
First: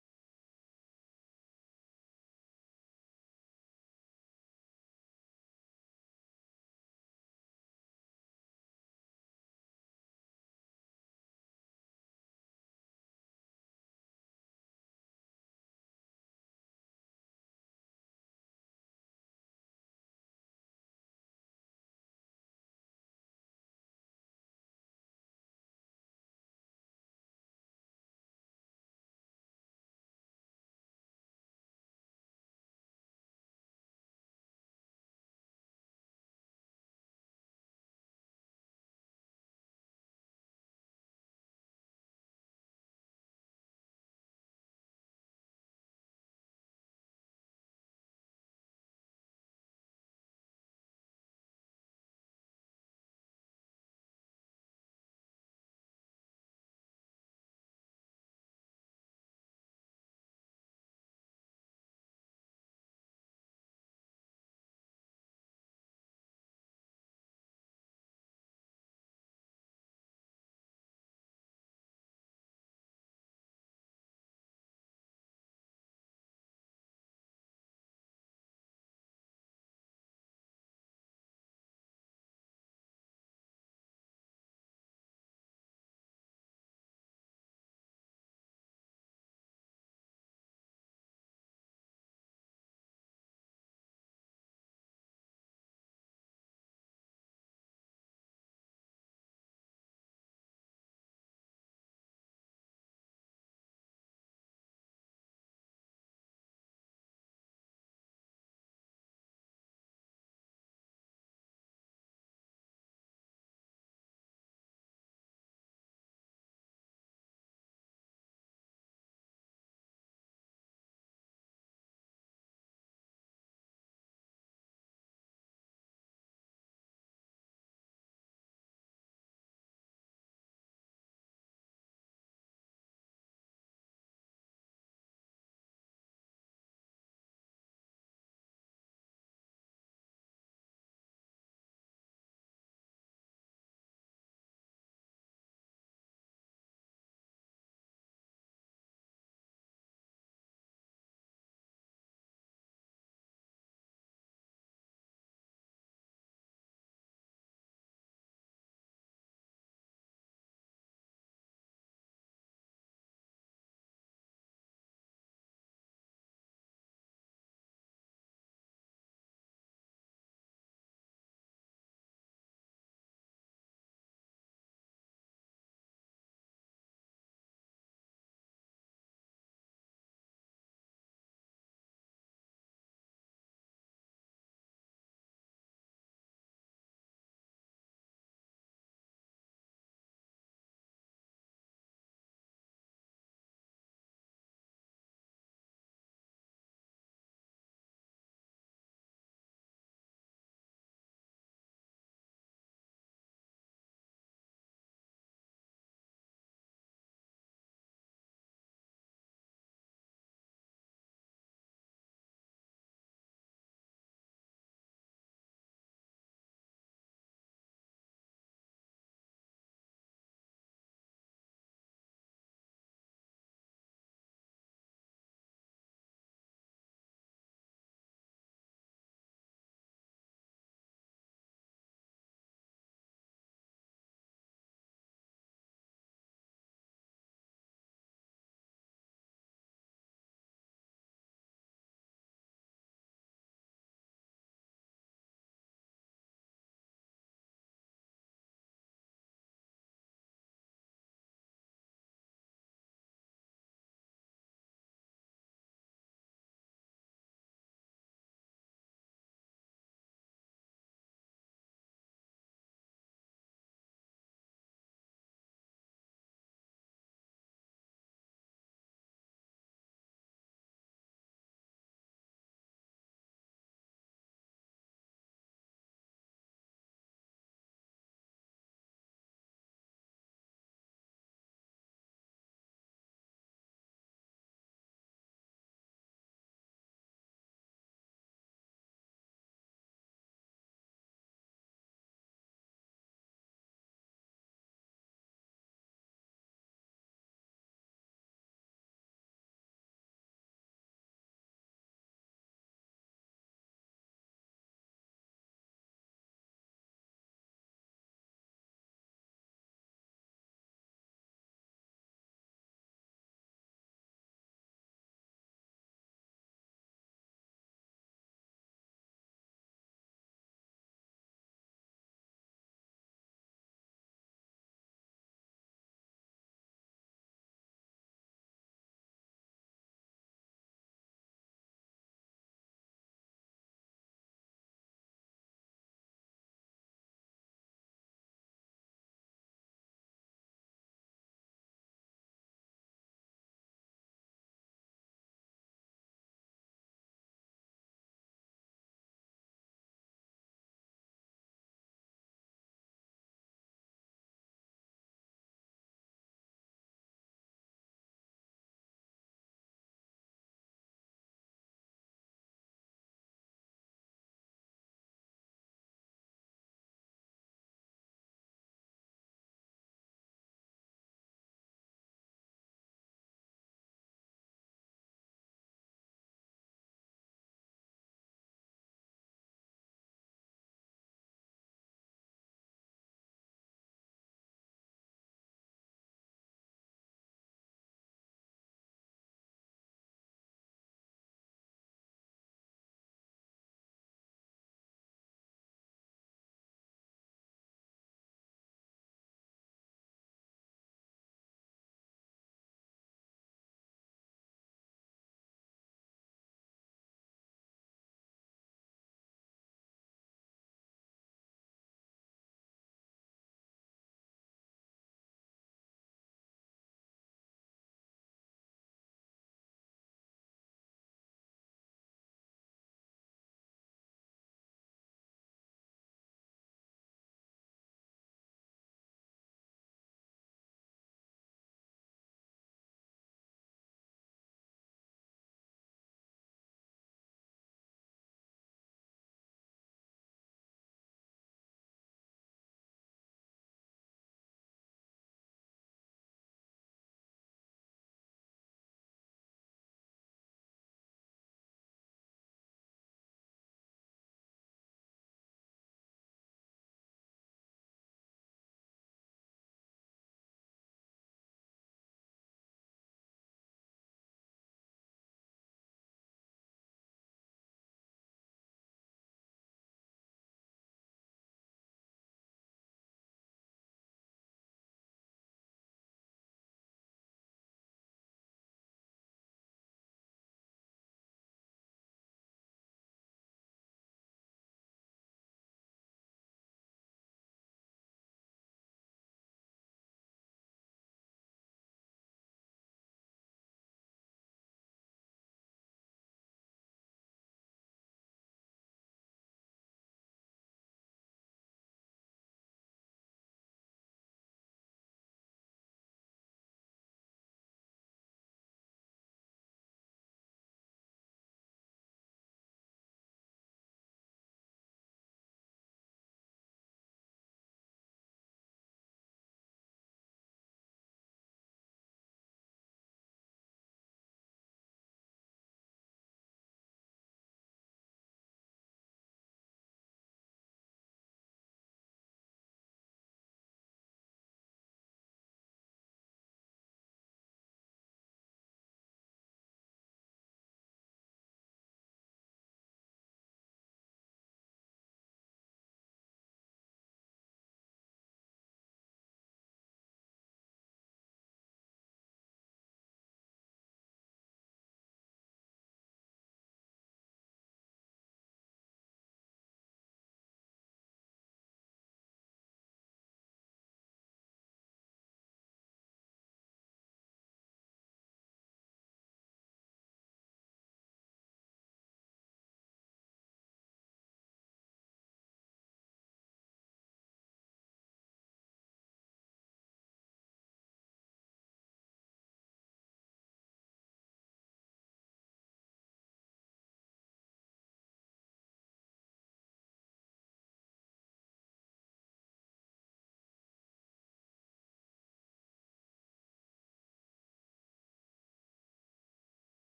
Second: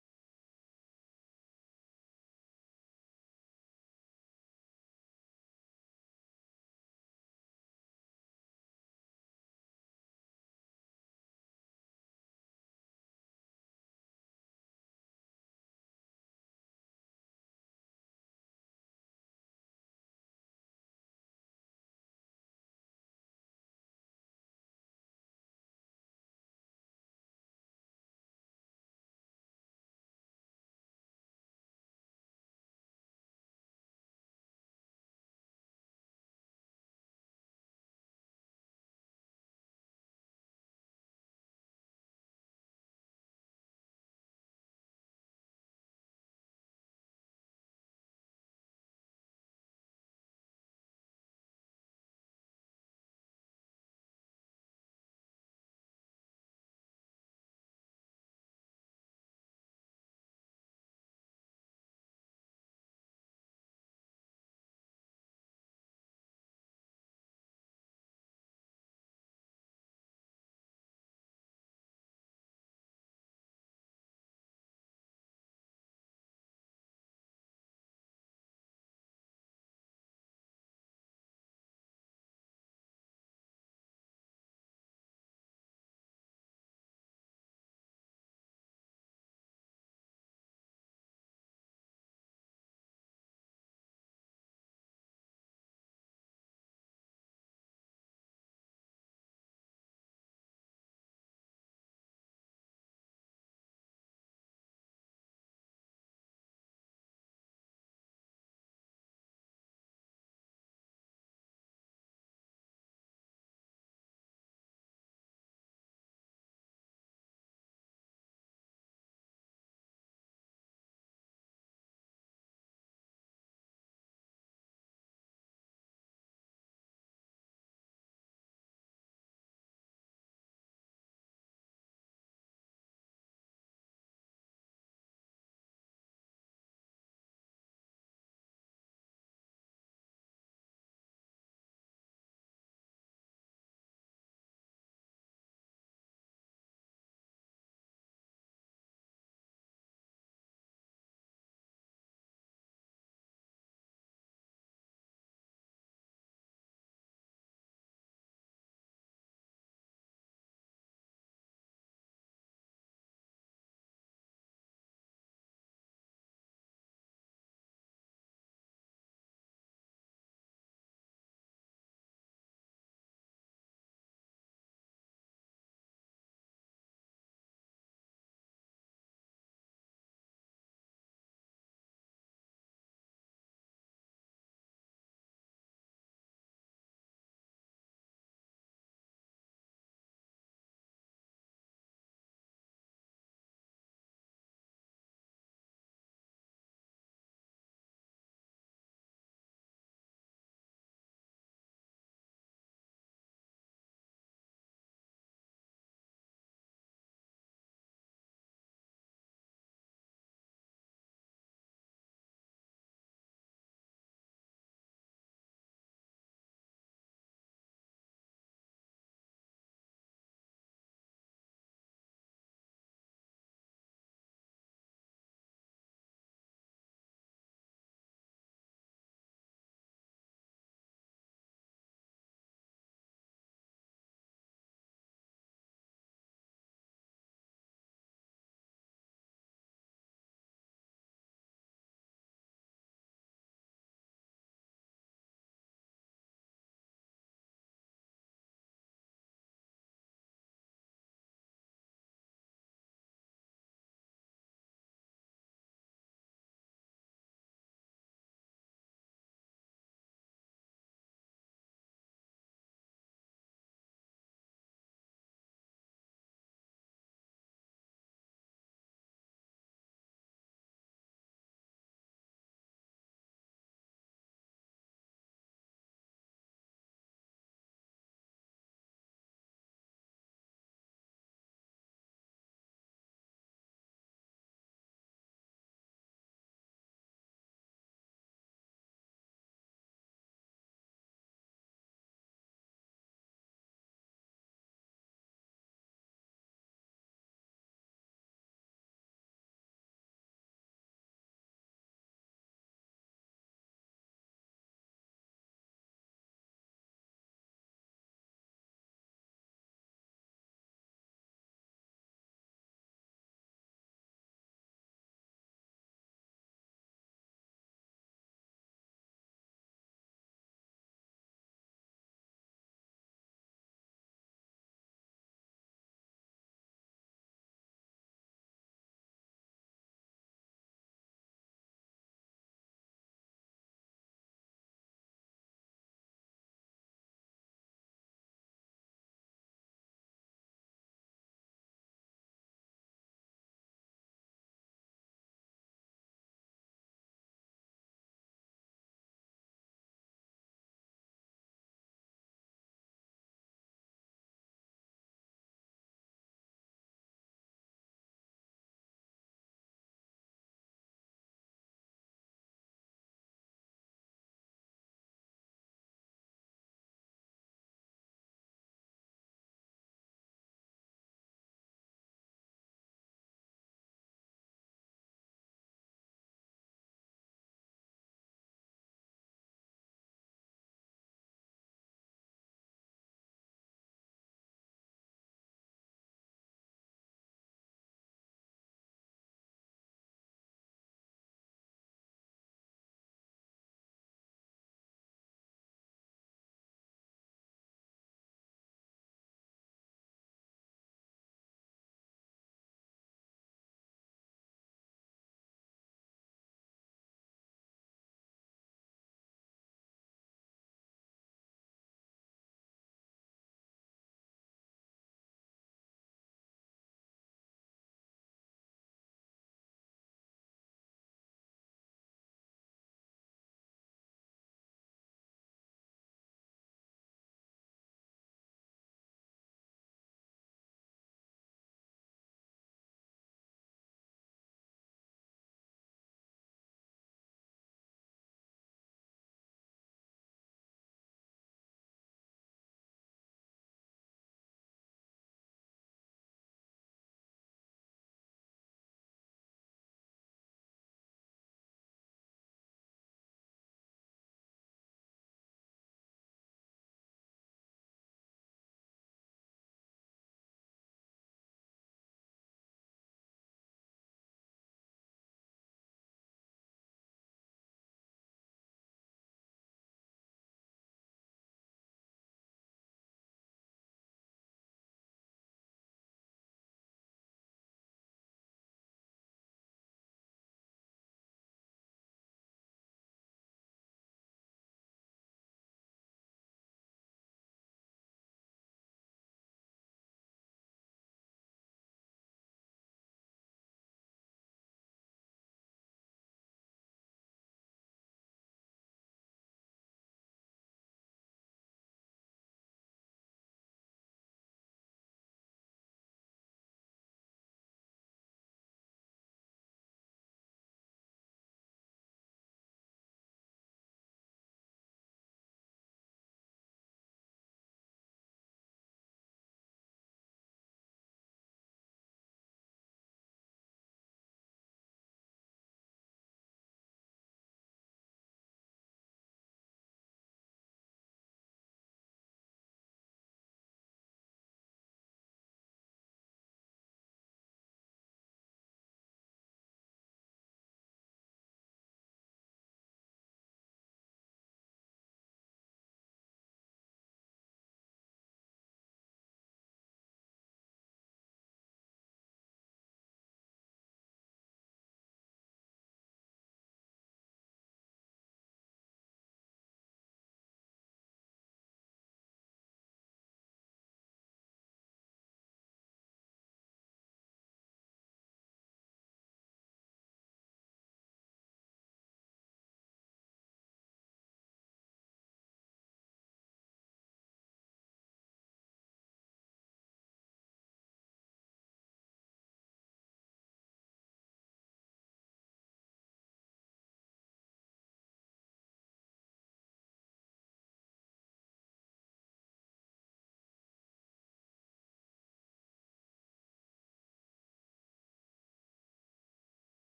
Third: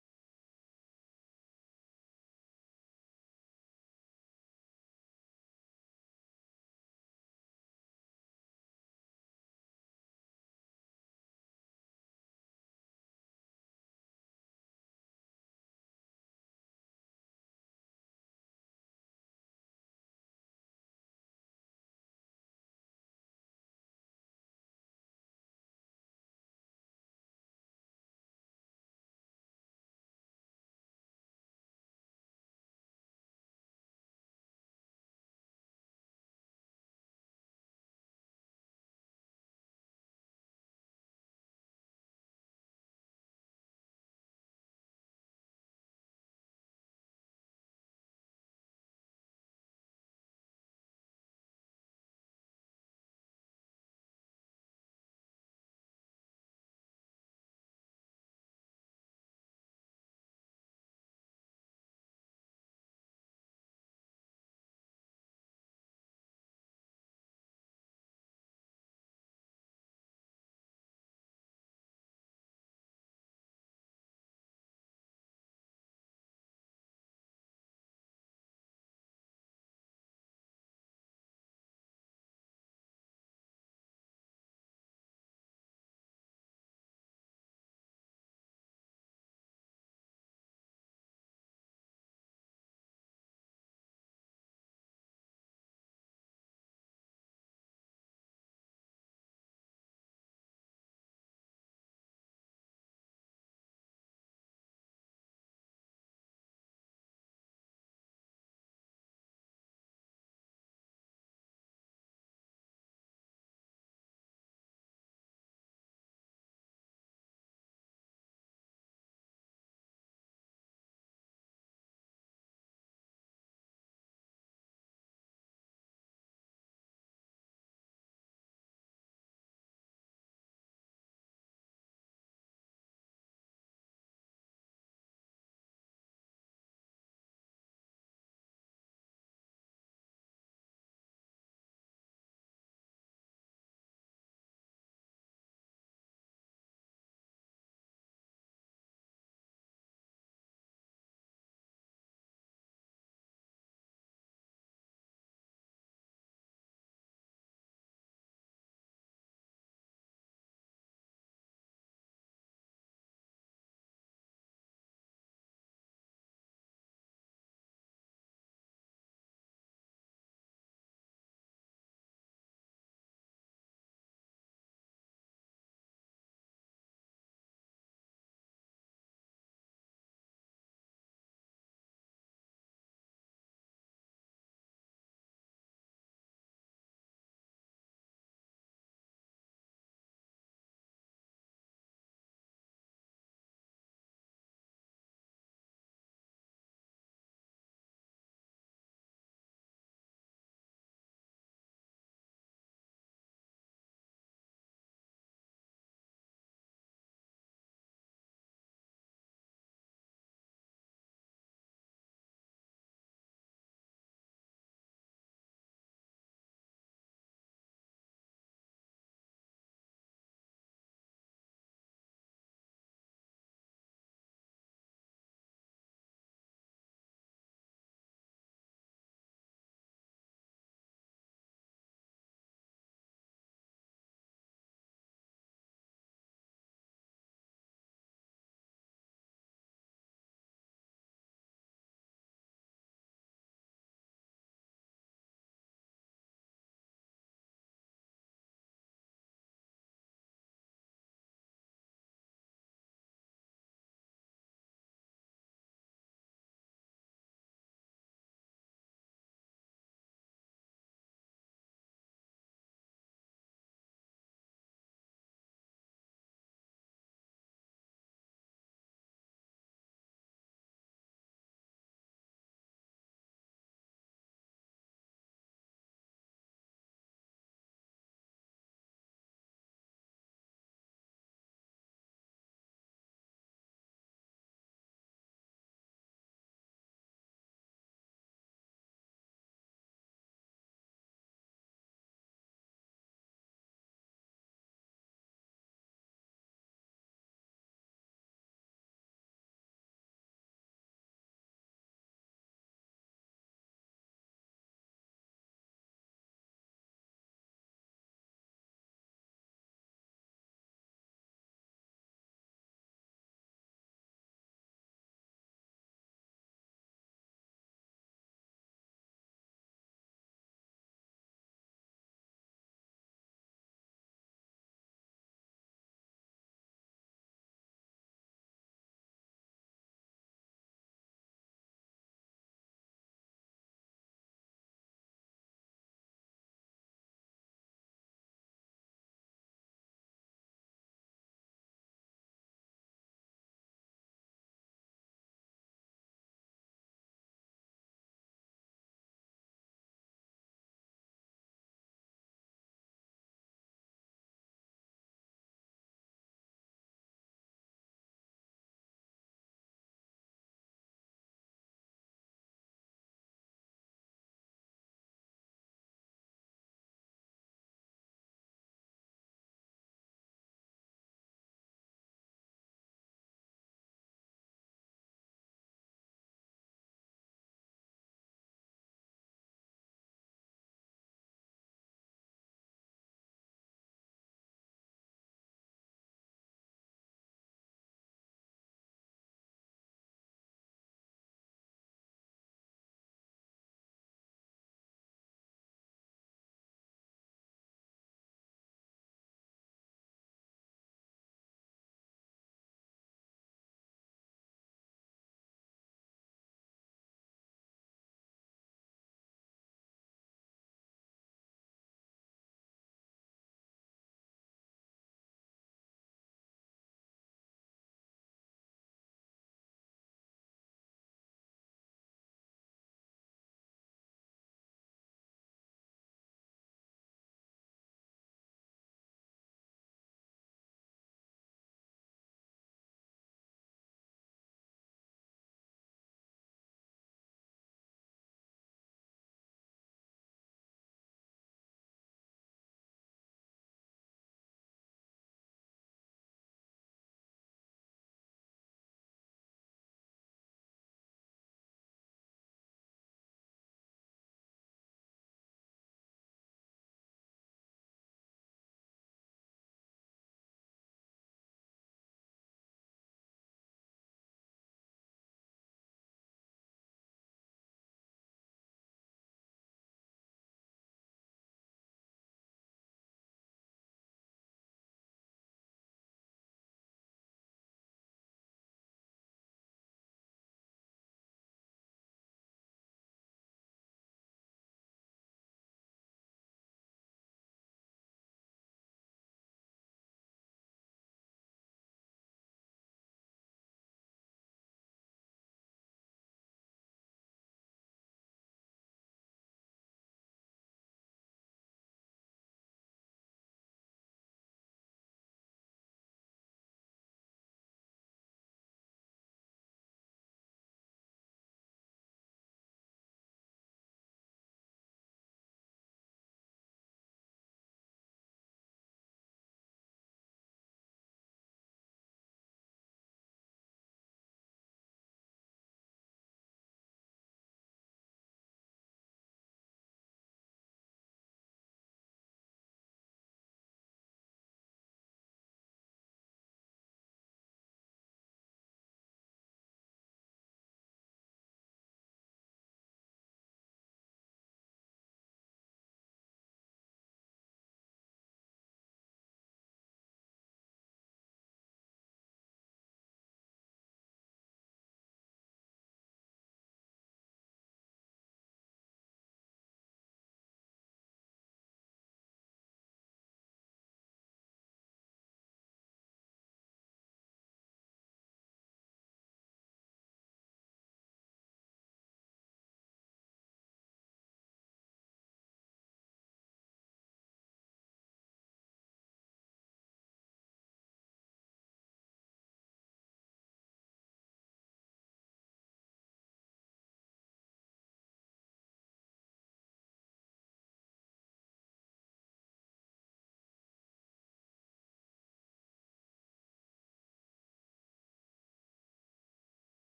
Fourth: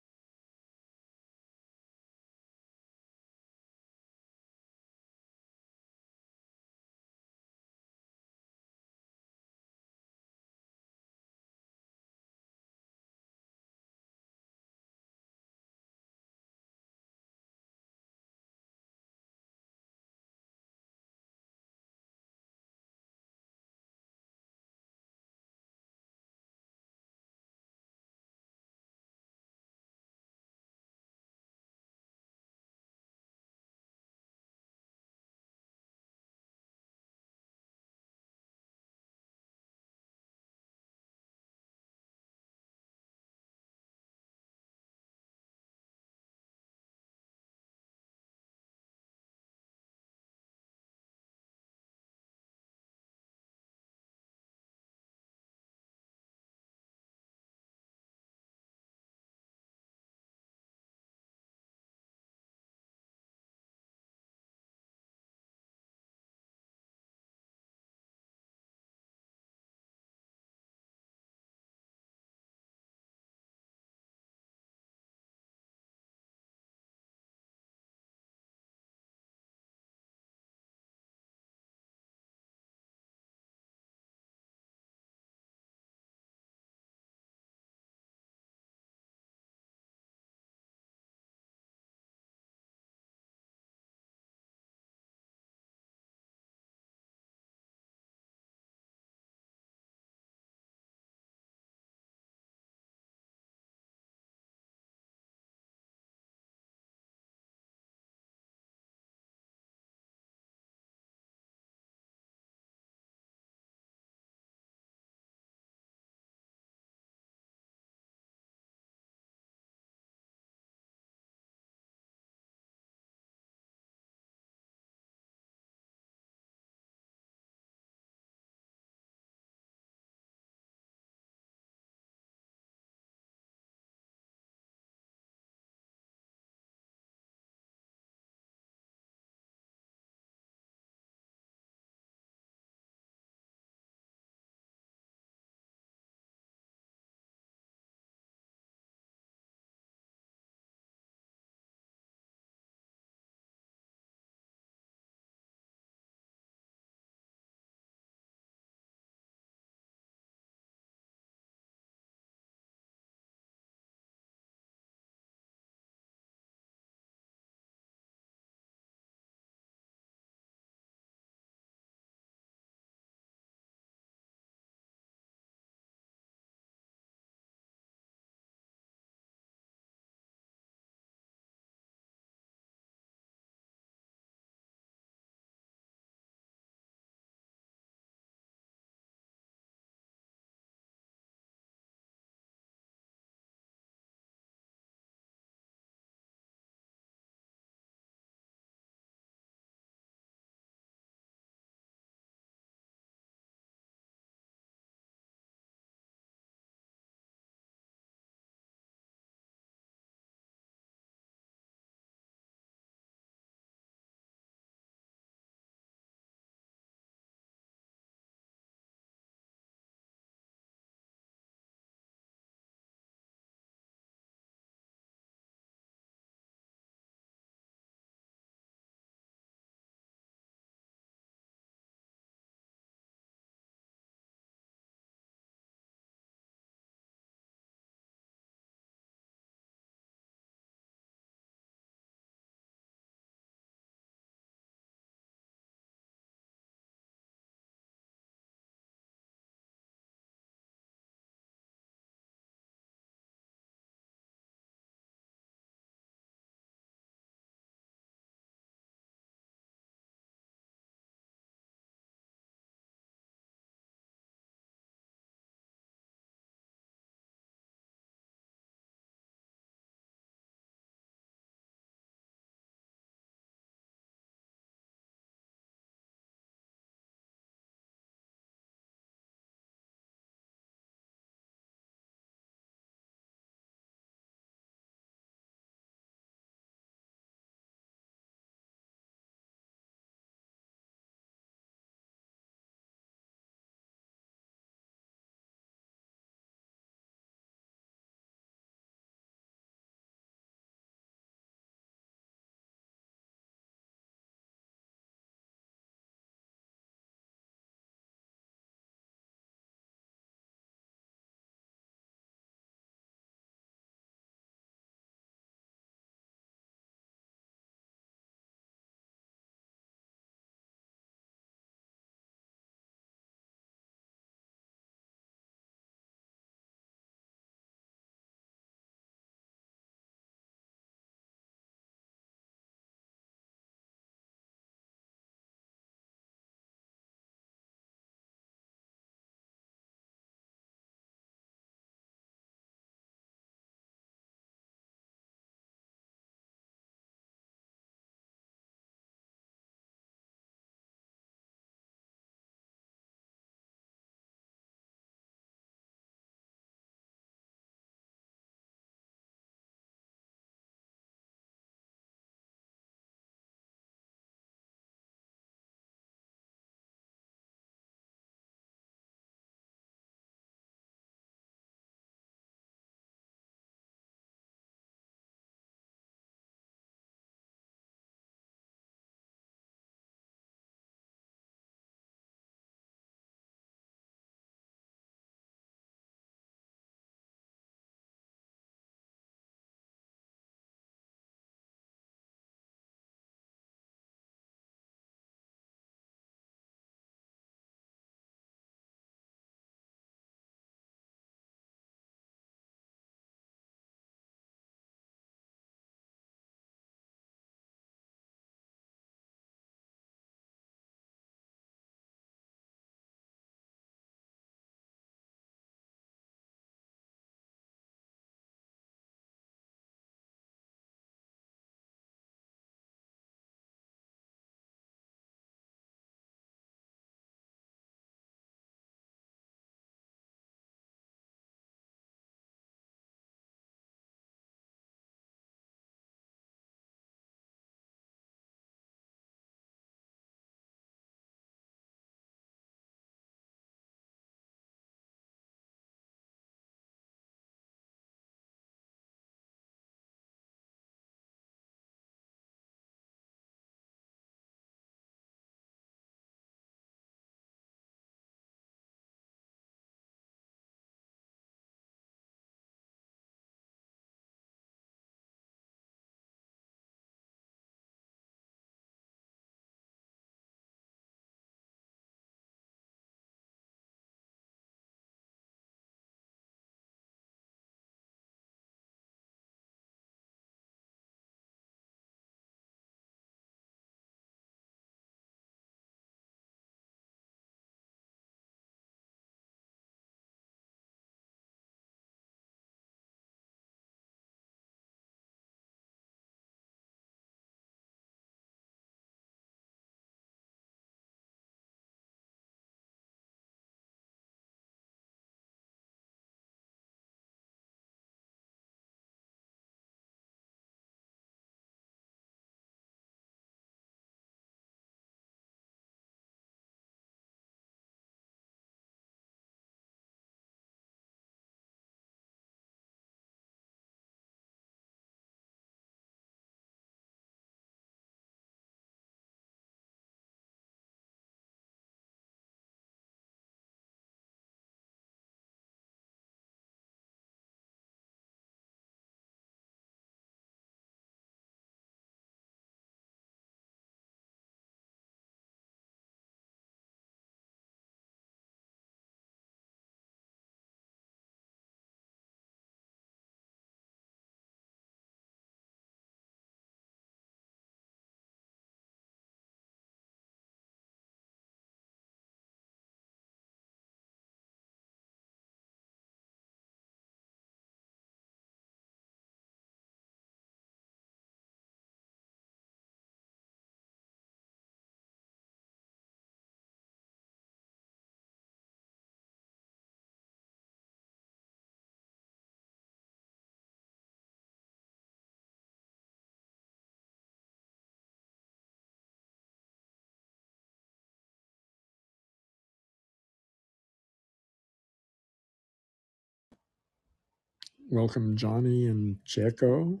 Welcome, Johnny and Checo.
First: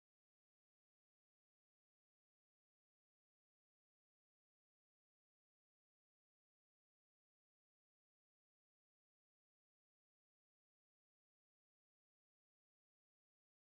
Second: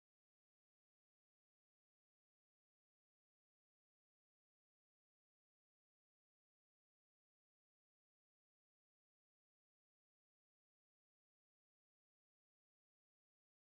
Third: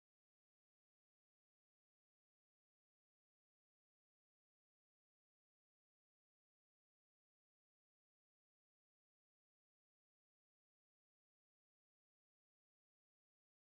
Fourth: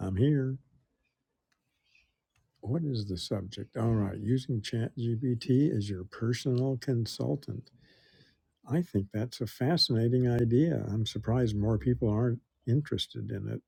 I'm here. What is the subject? All right, using ChatGPT as your personal consultant. I think that's a fascinating idea. I'm surprised more people aren't interested in it.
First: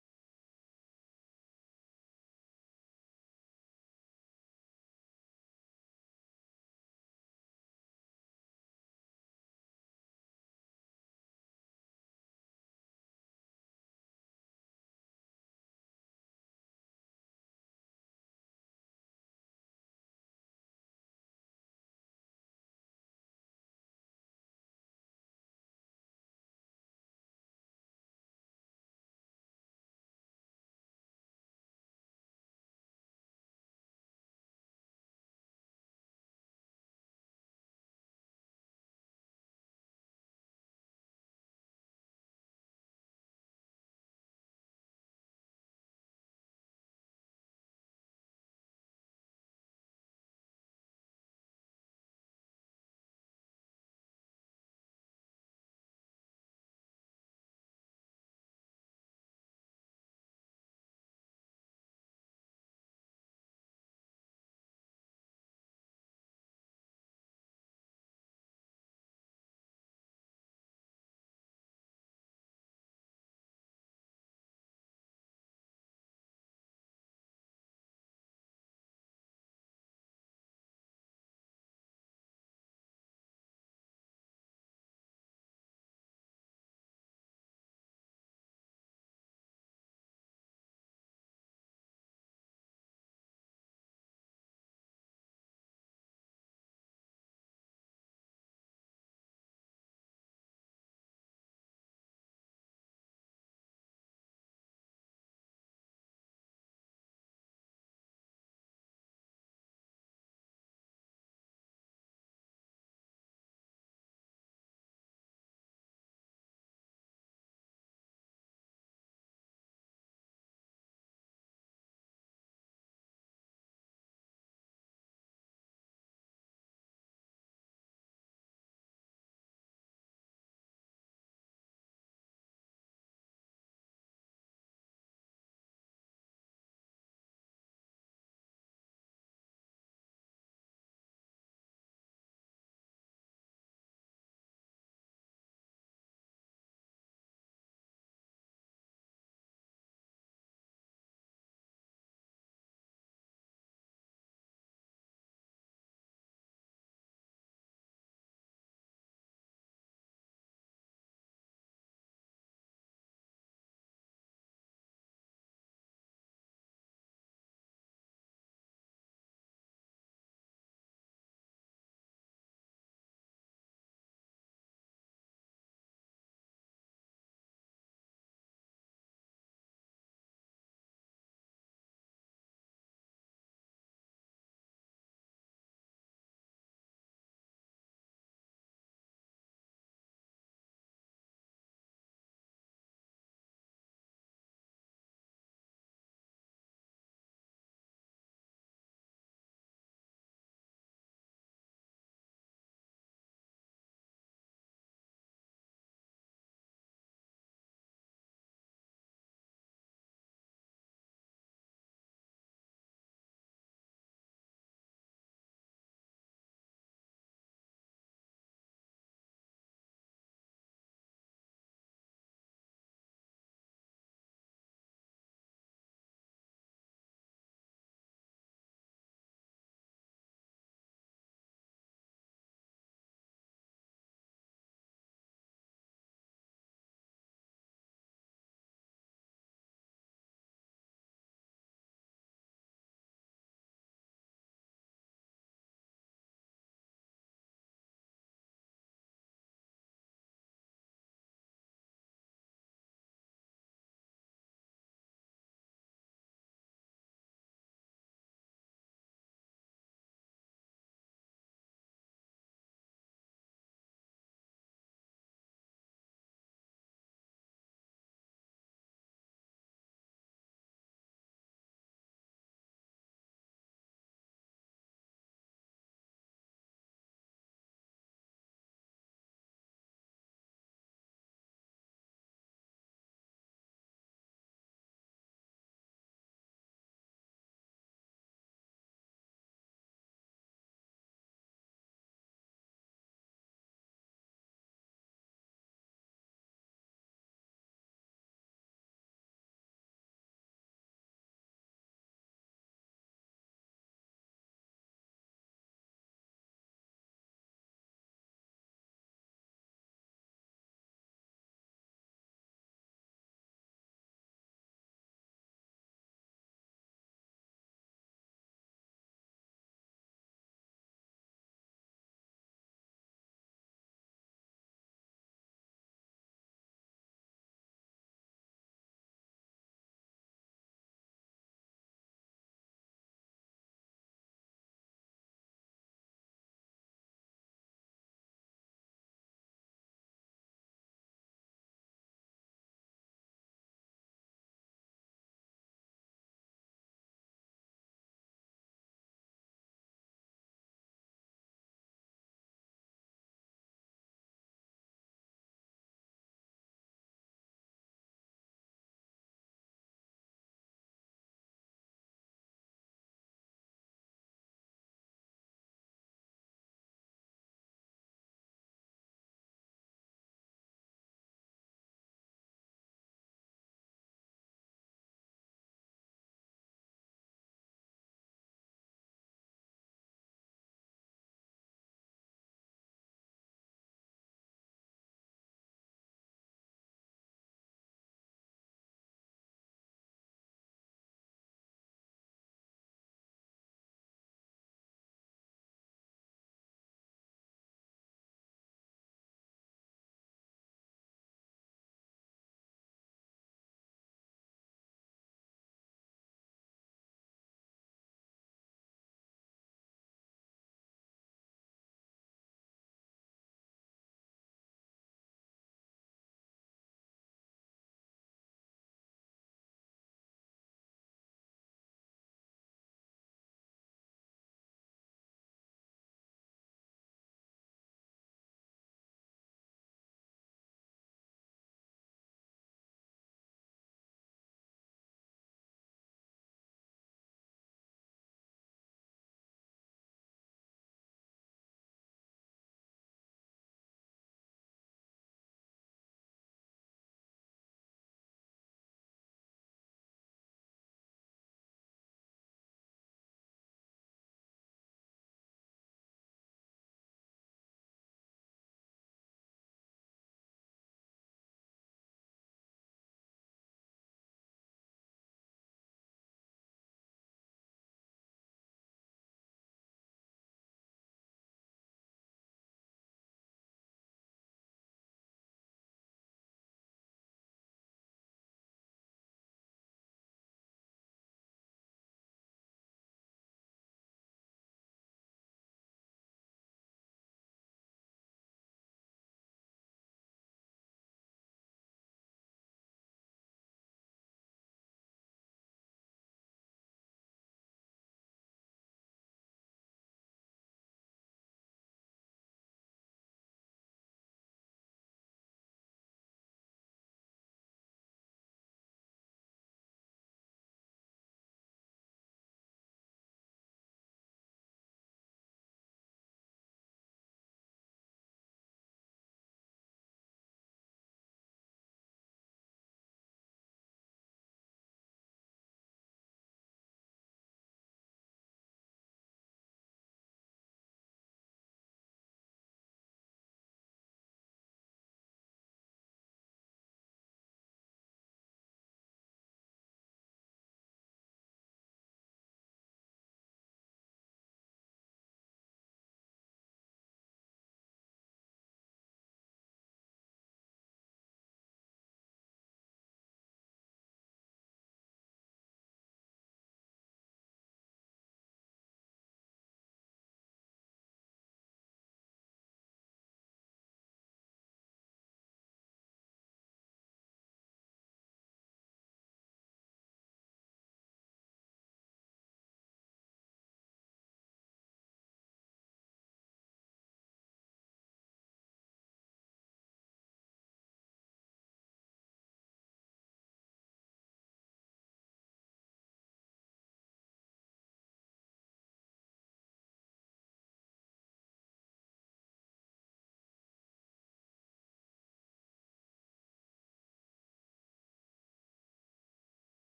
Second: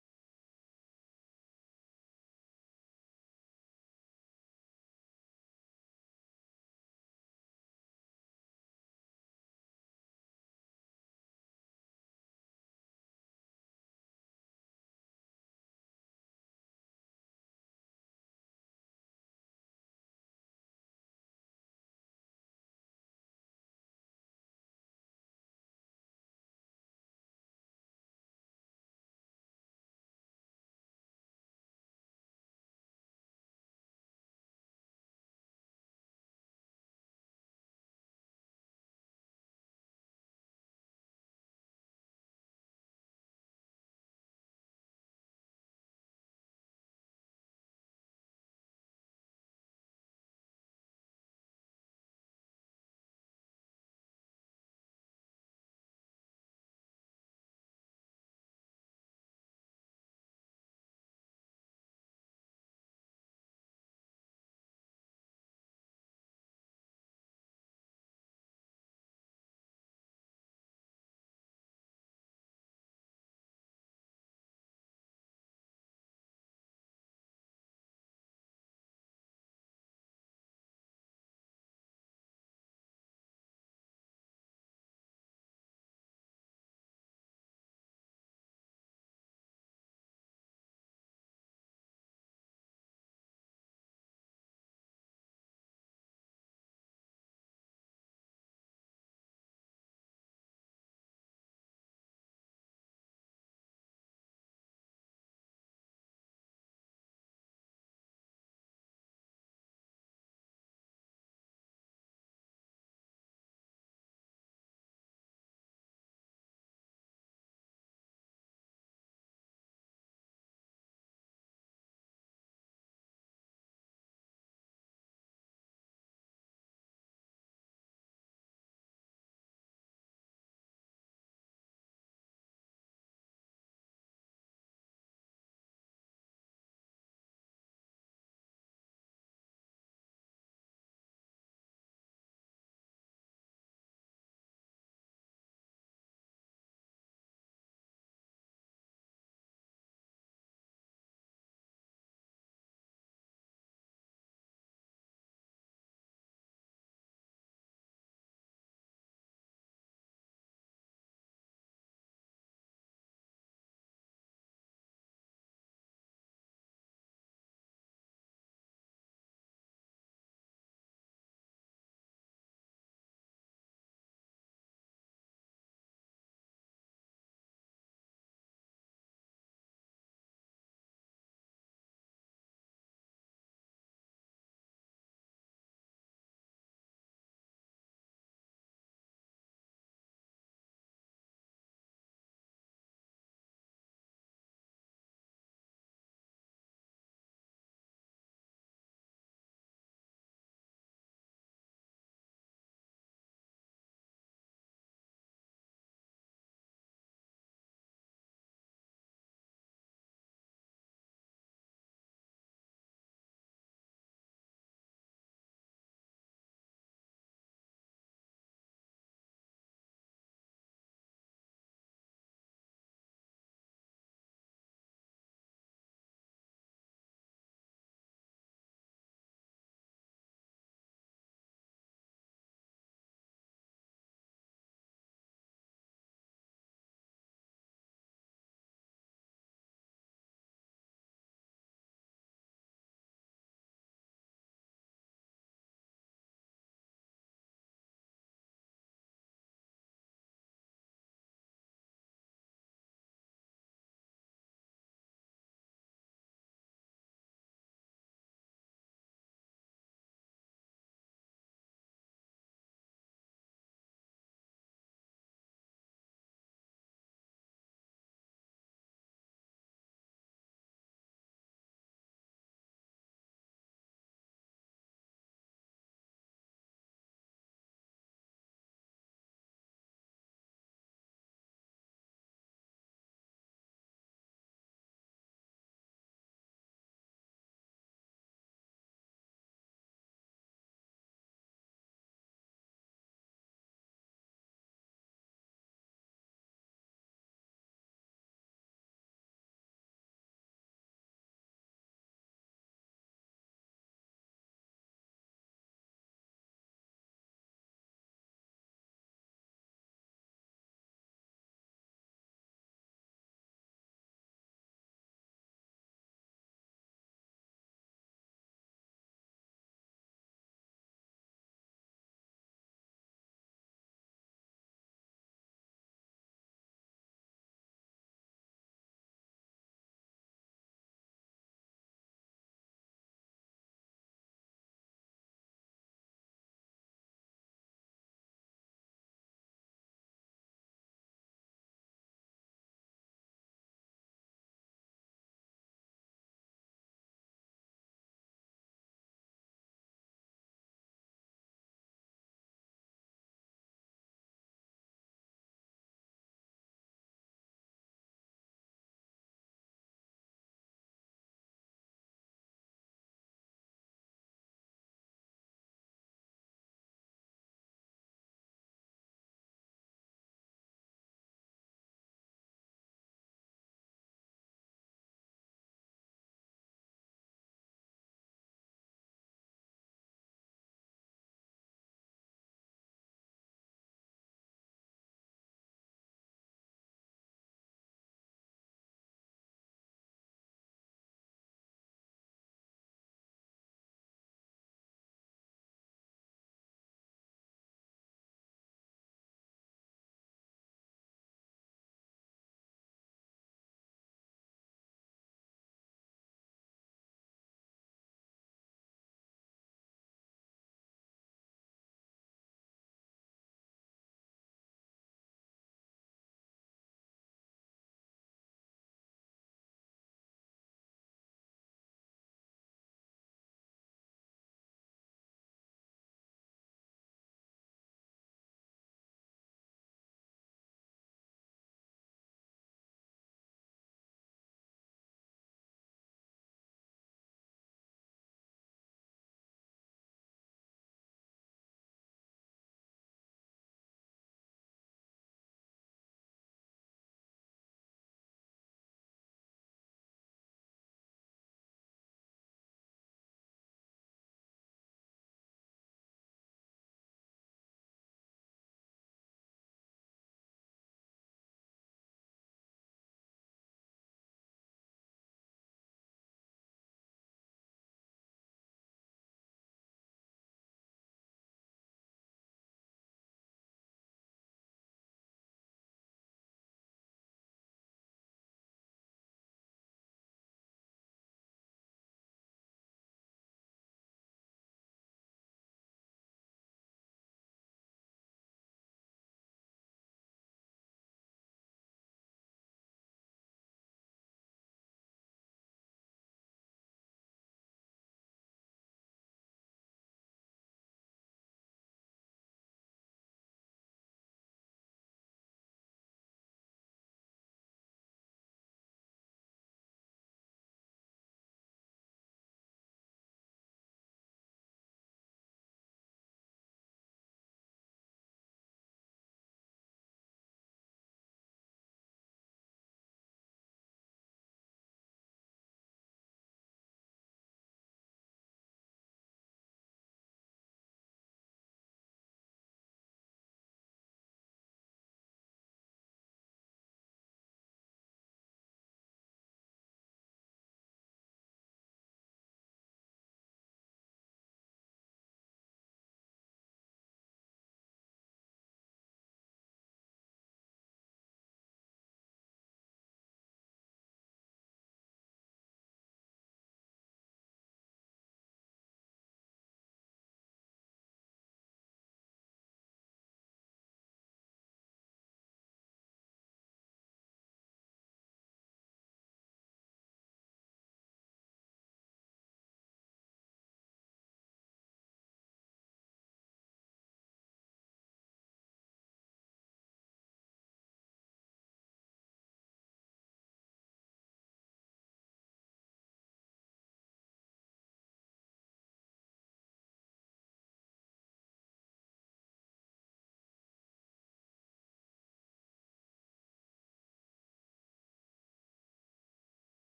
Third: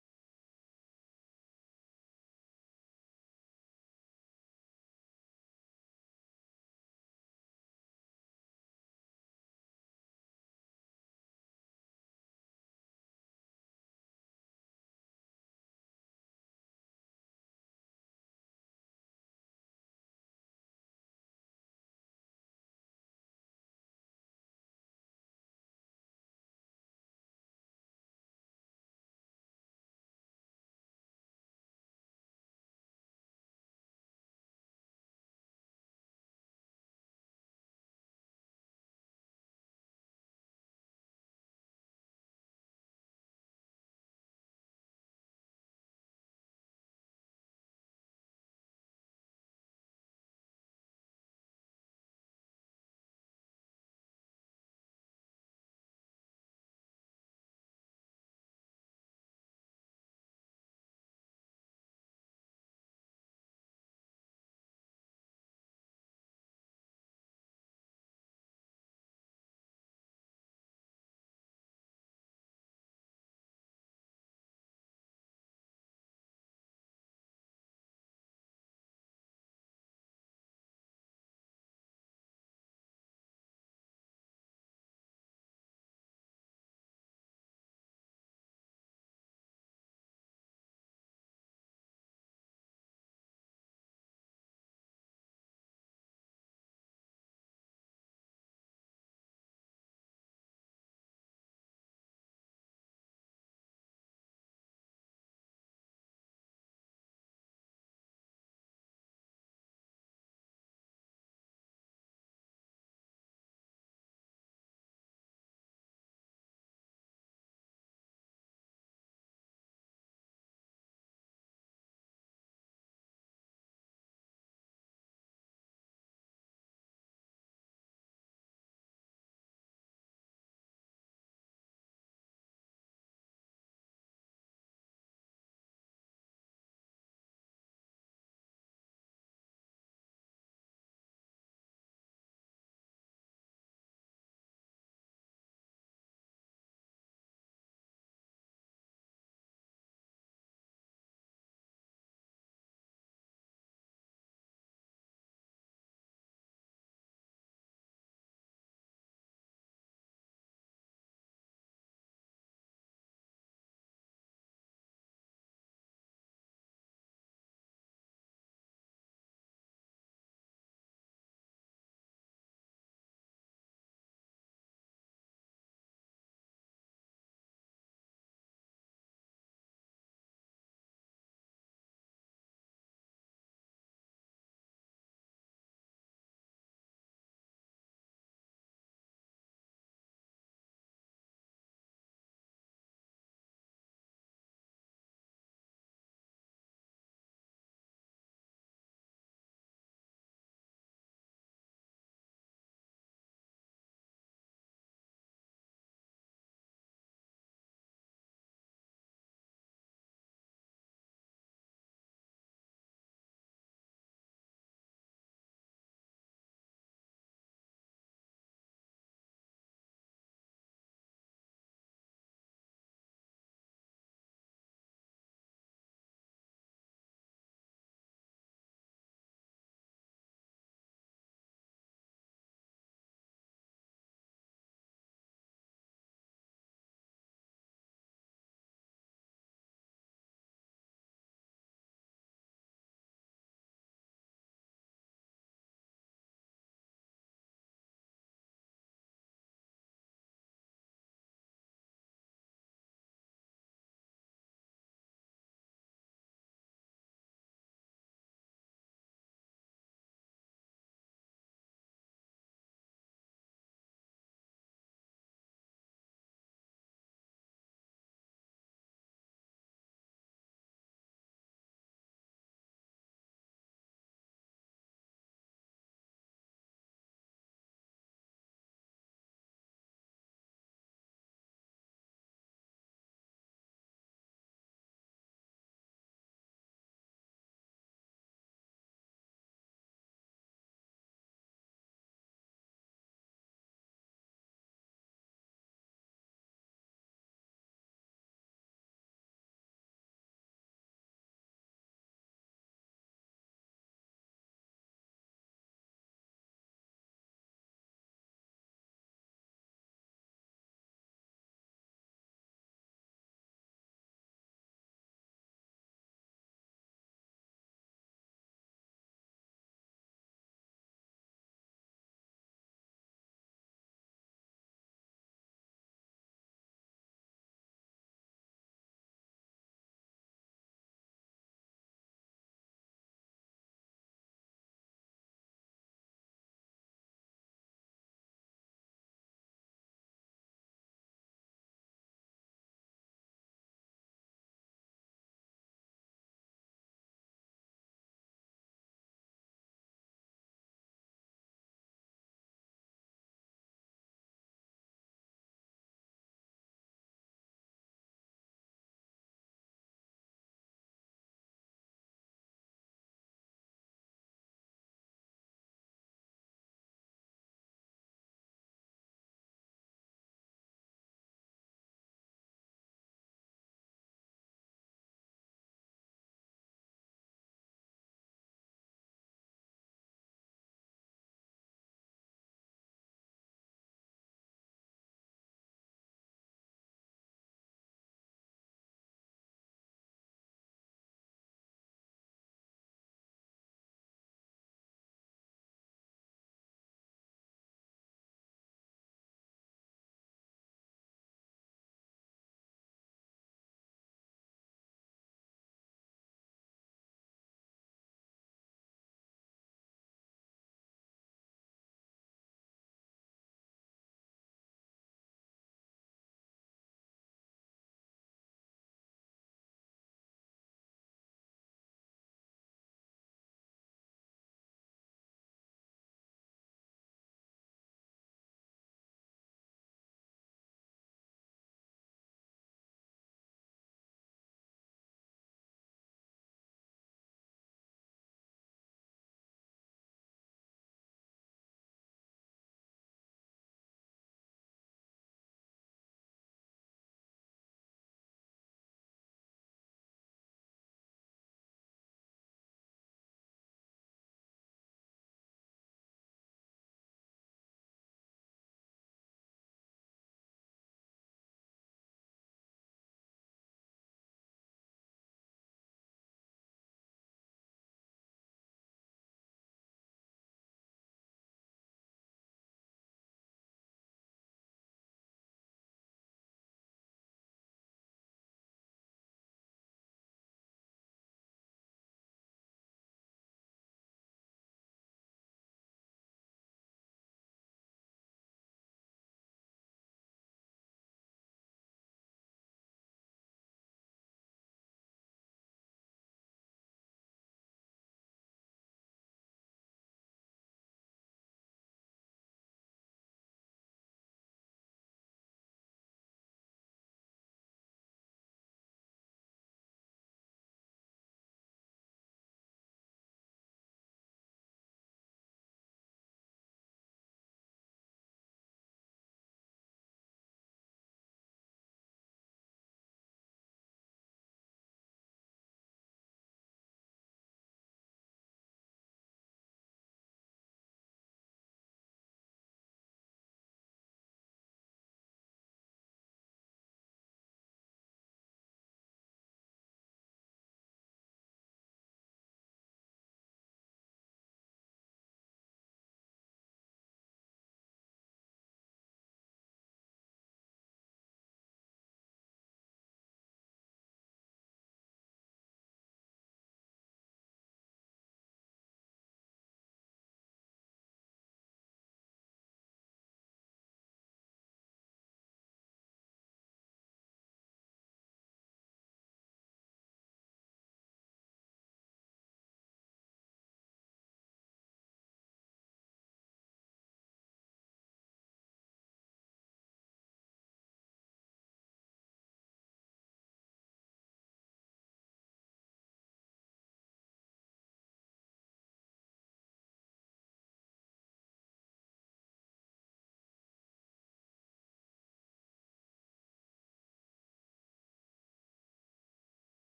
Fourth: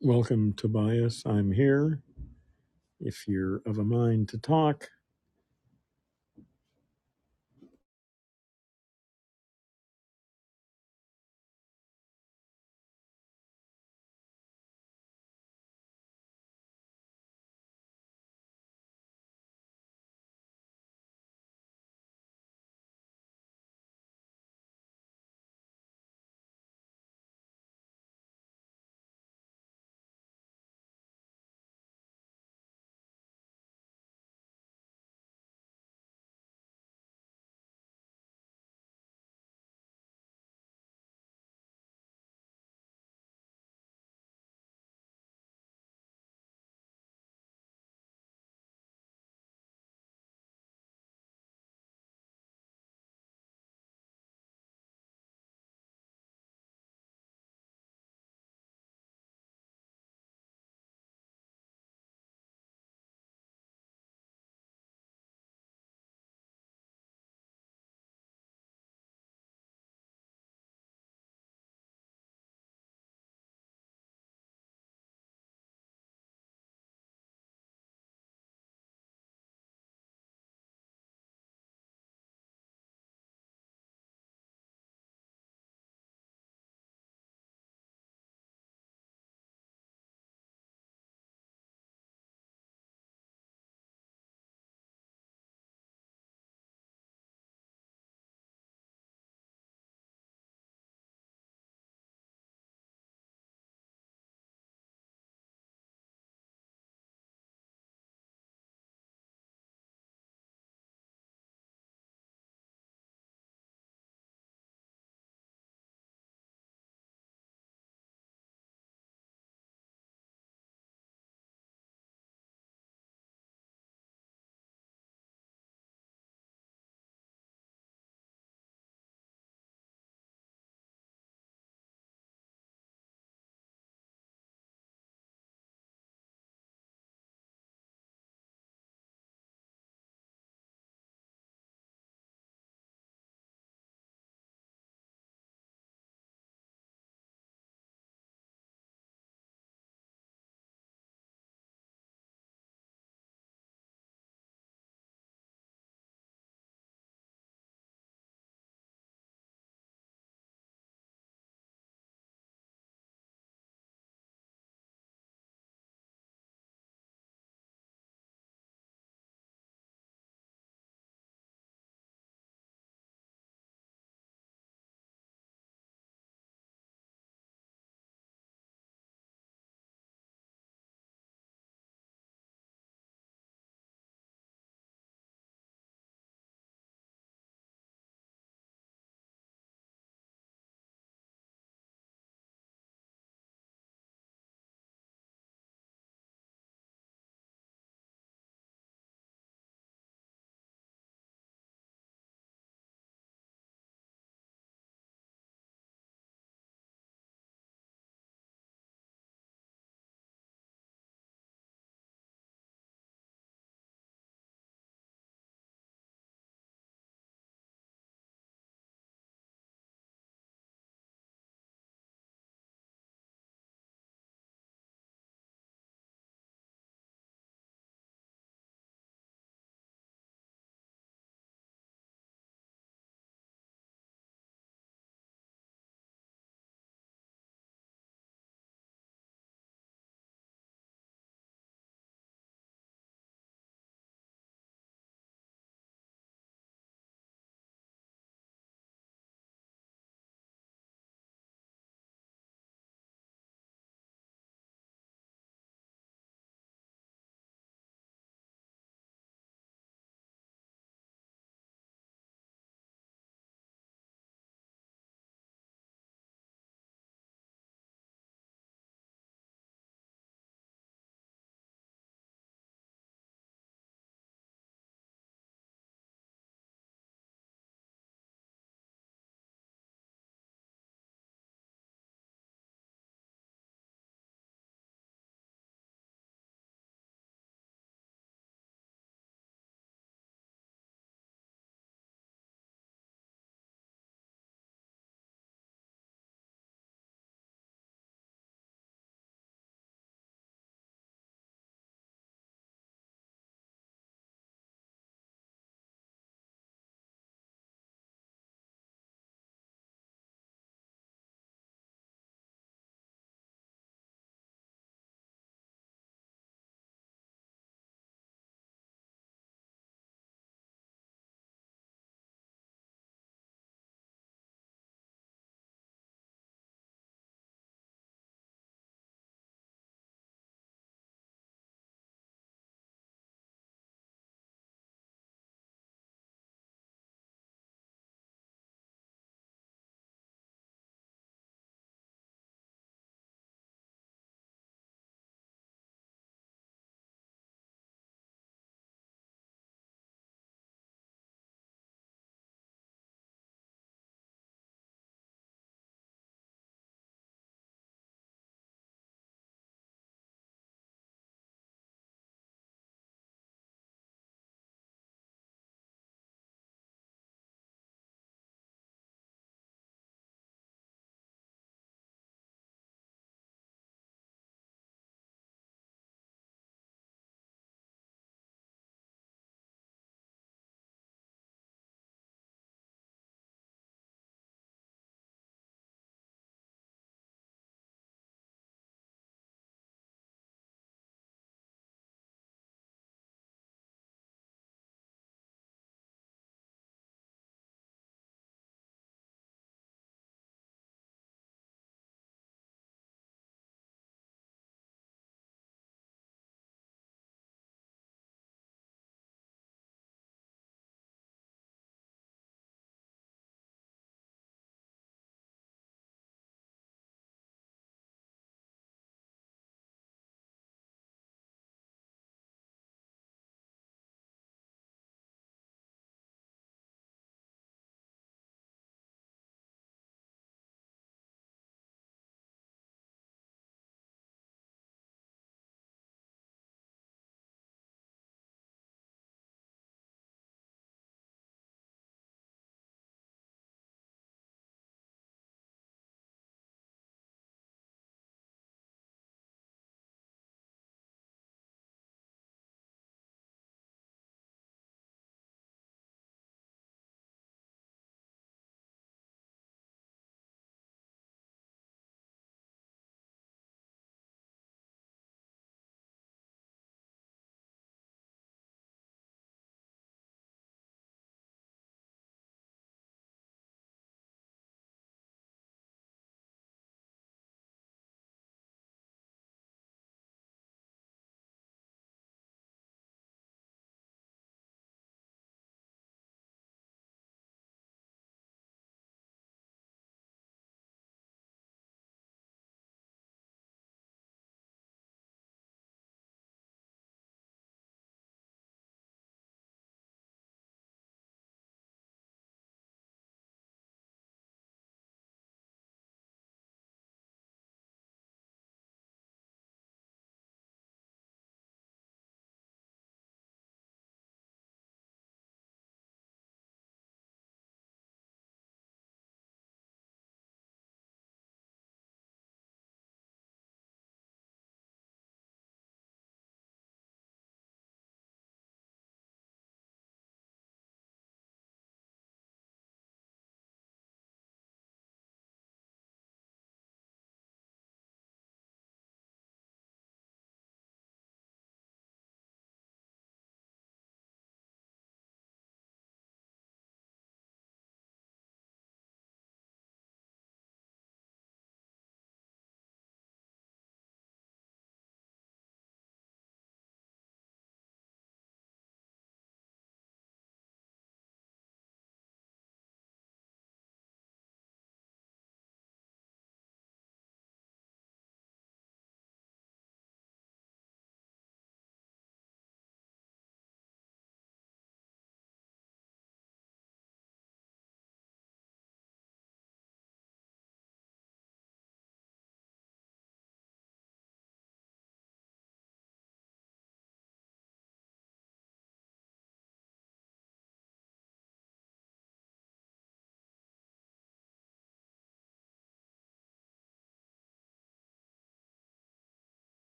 Welcome, Tobias. I'm here. If you're of a mind to talk,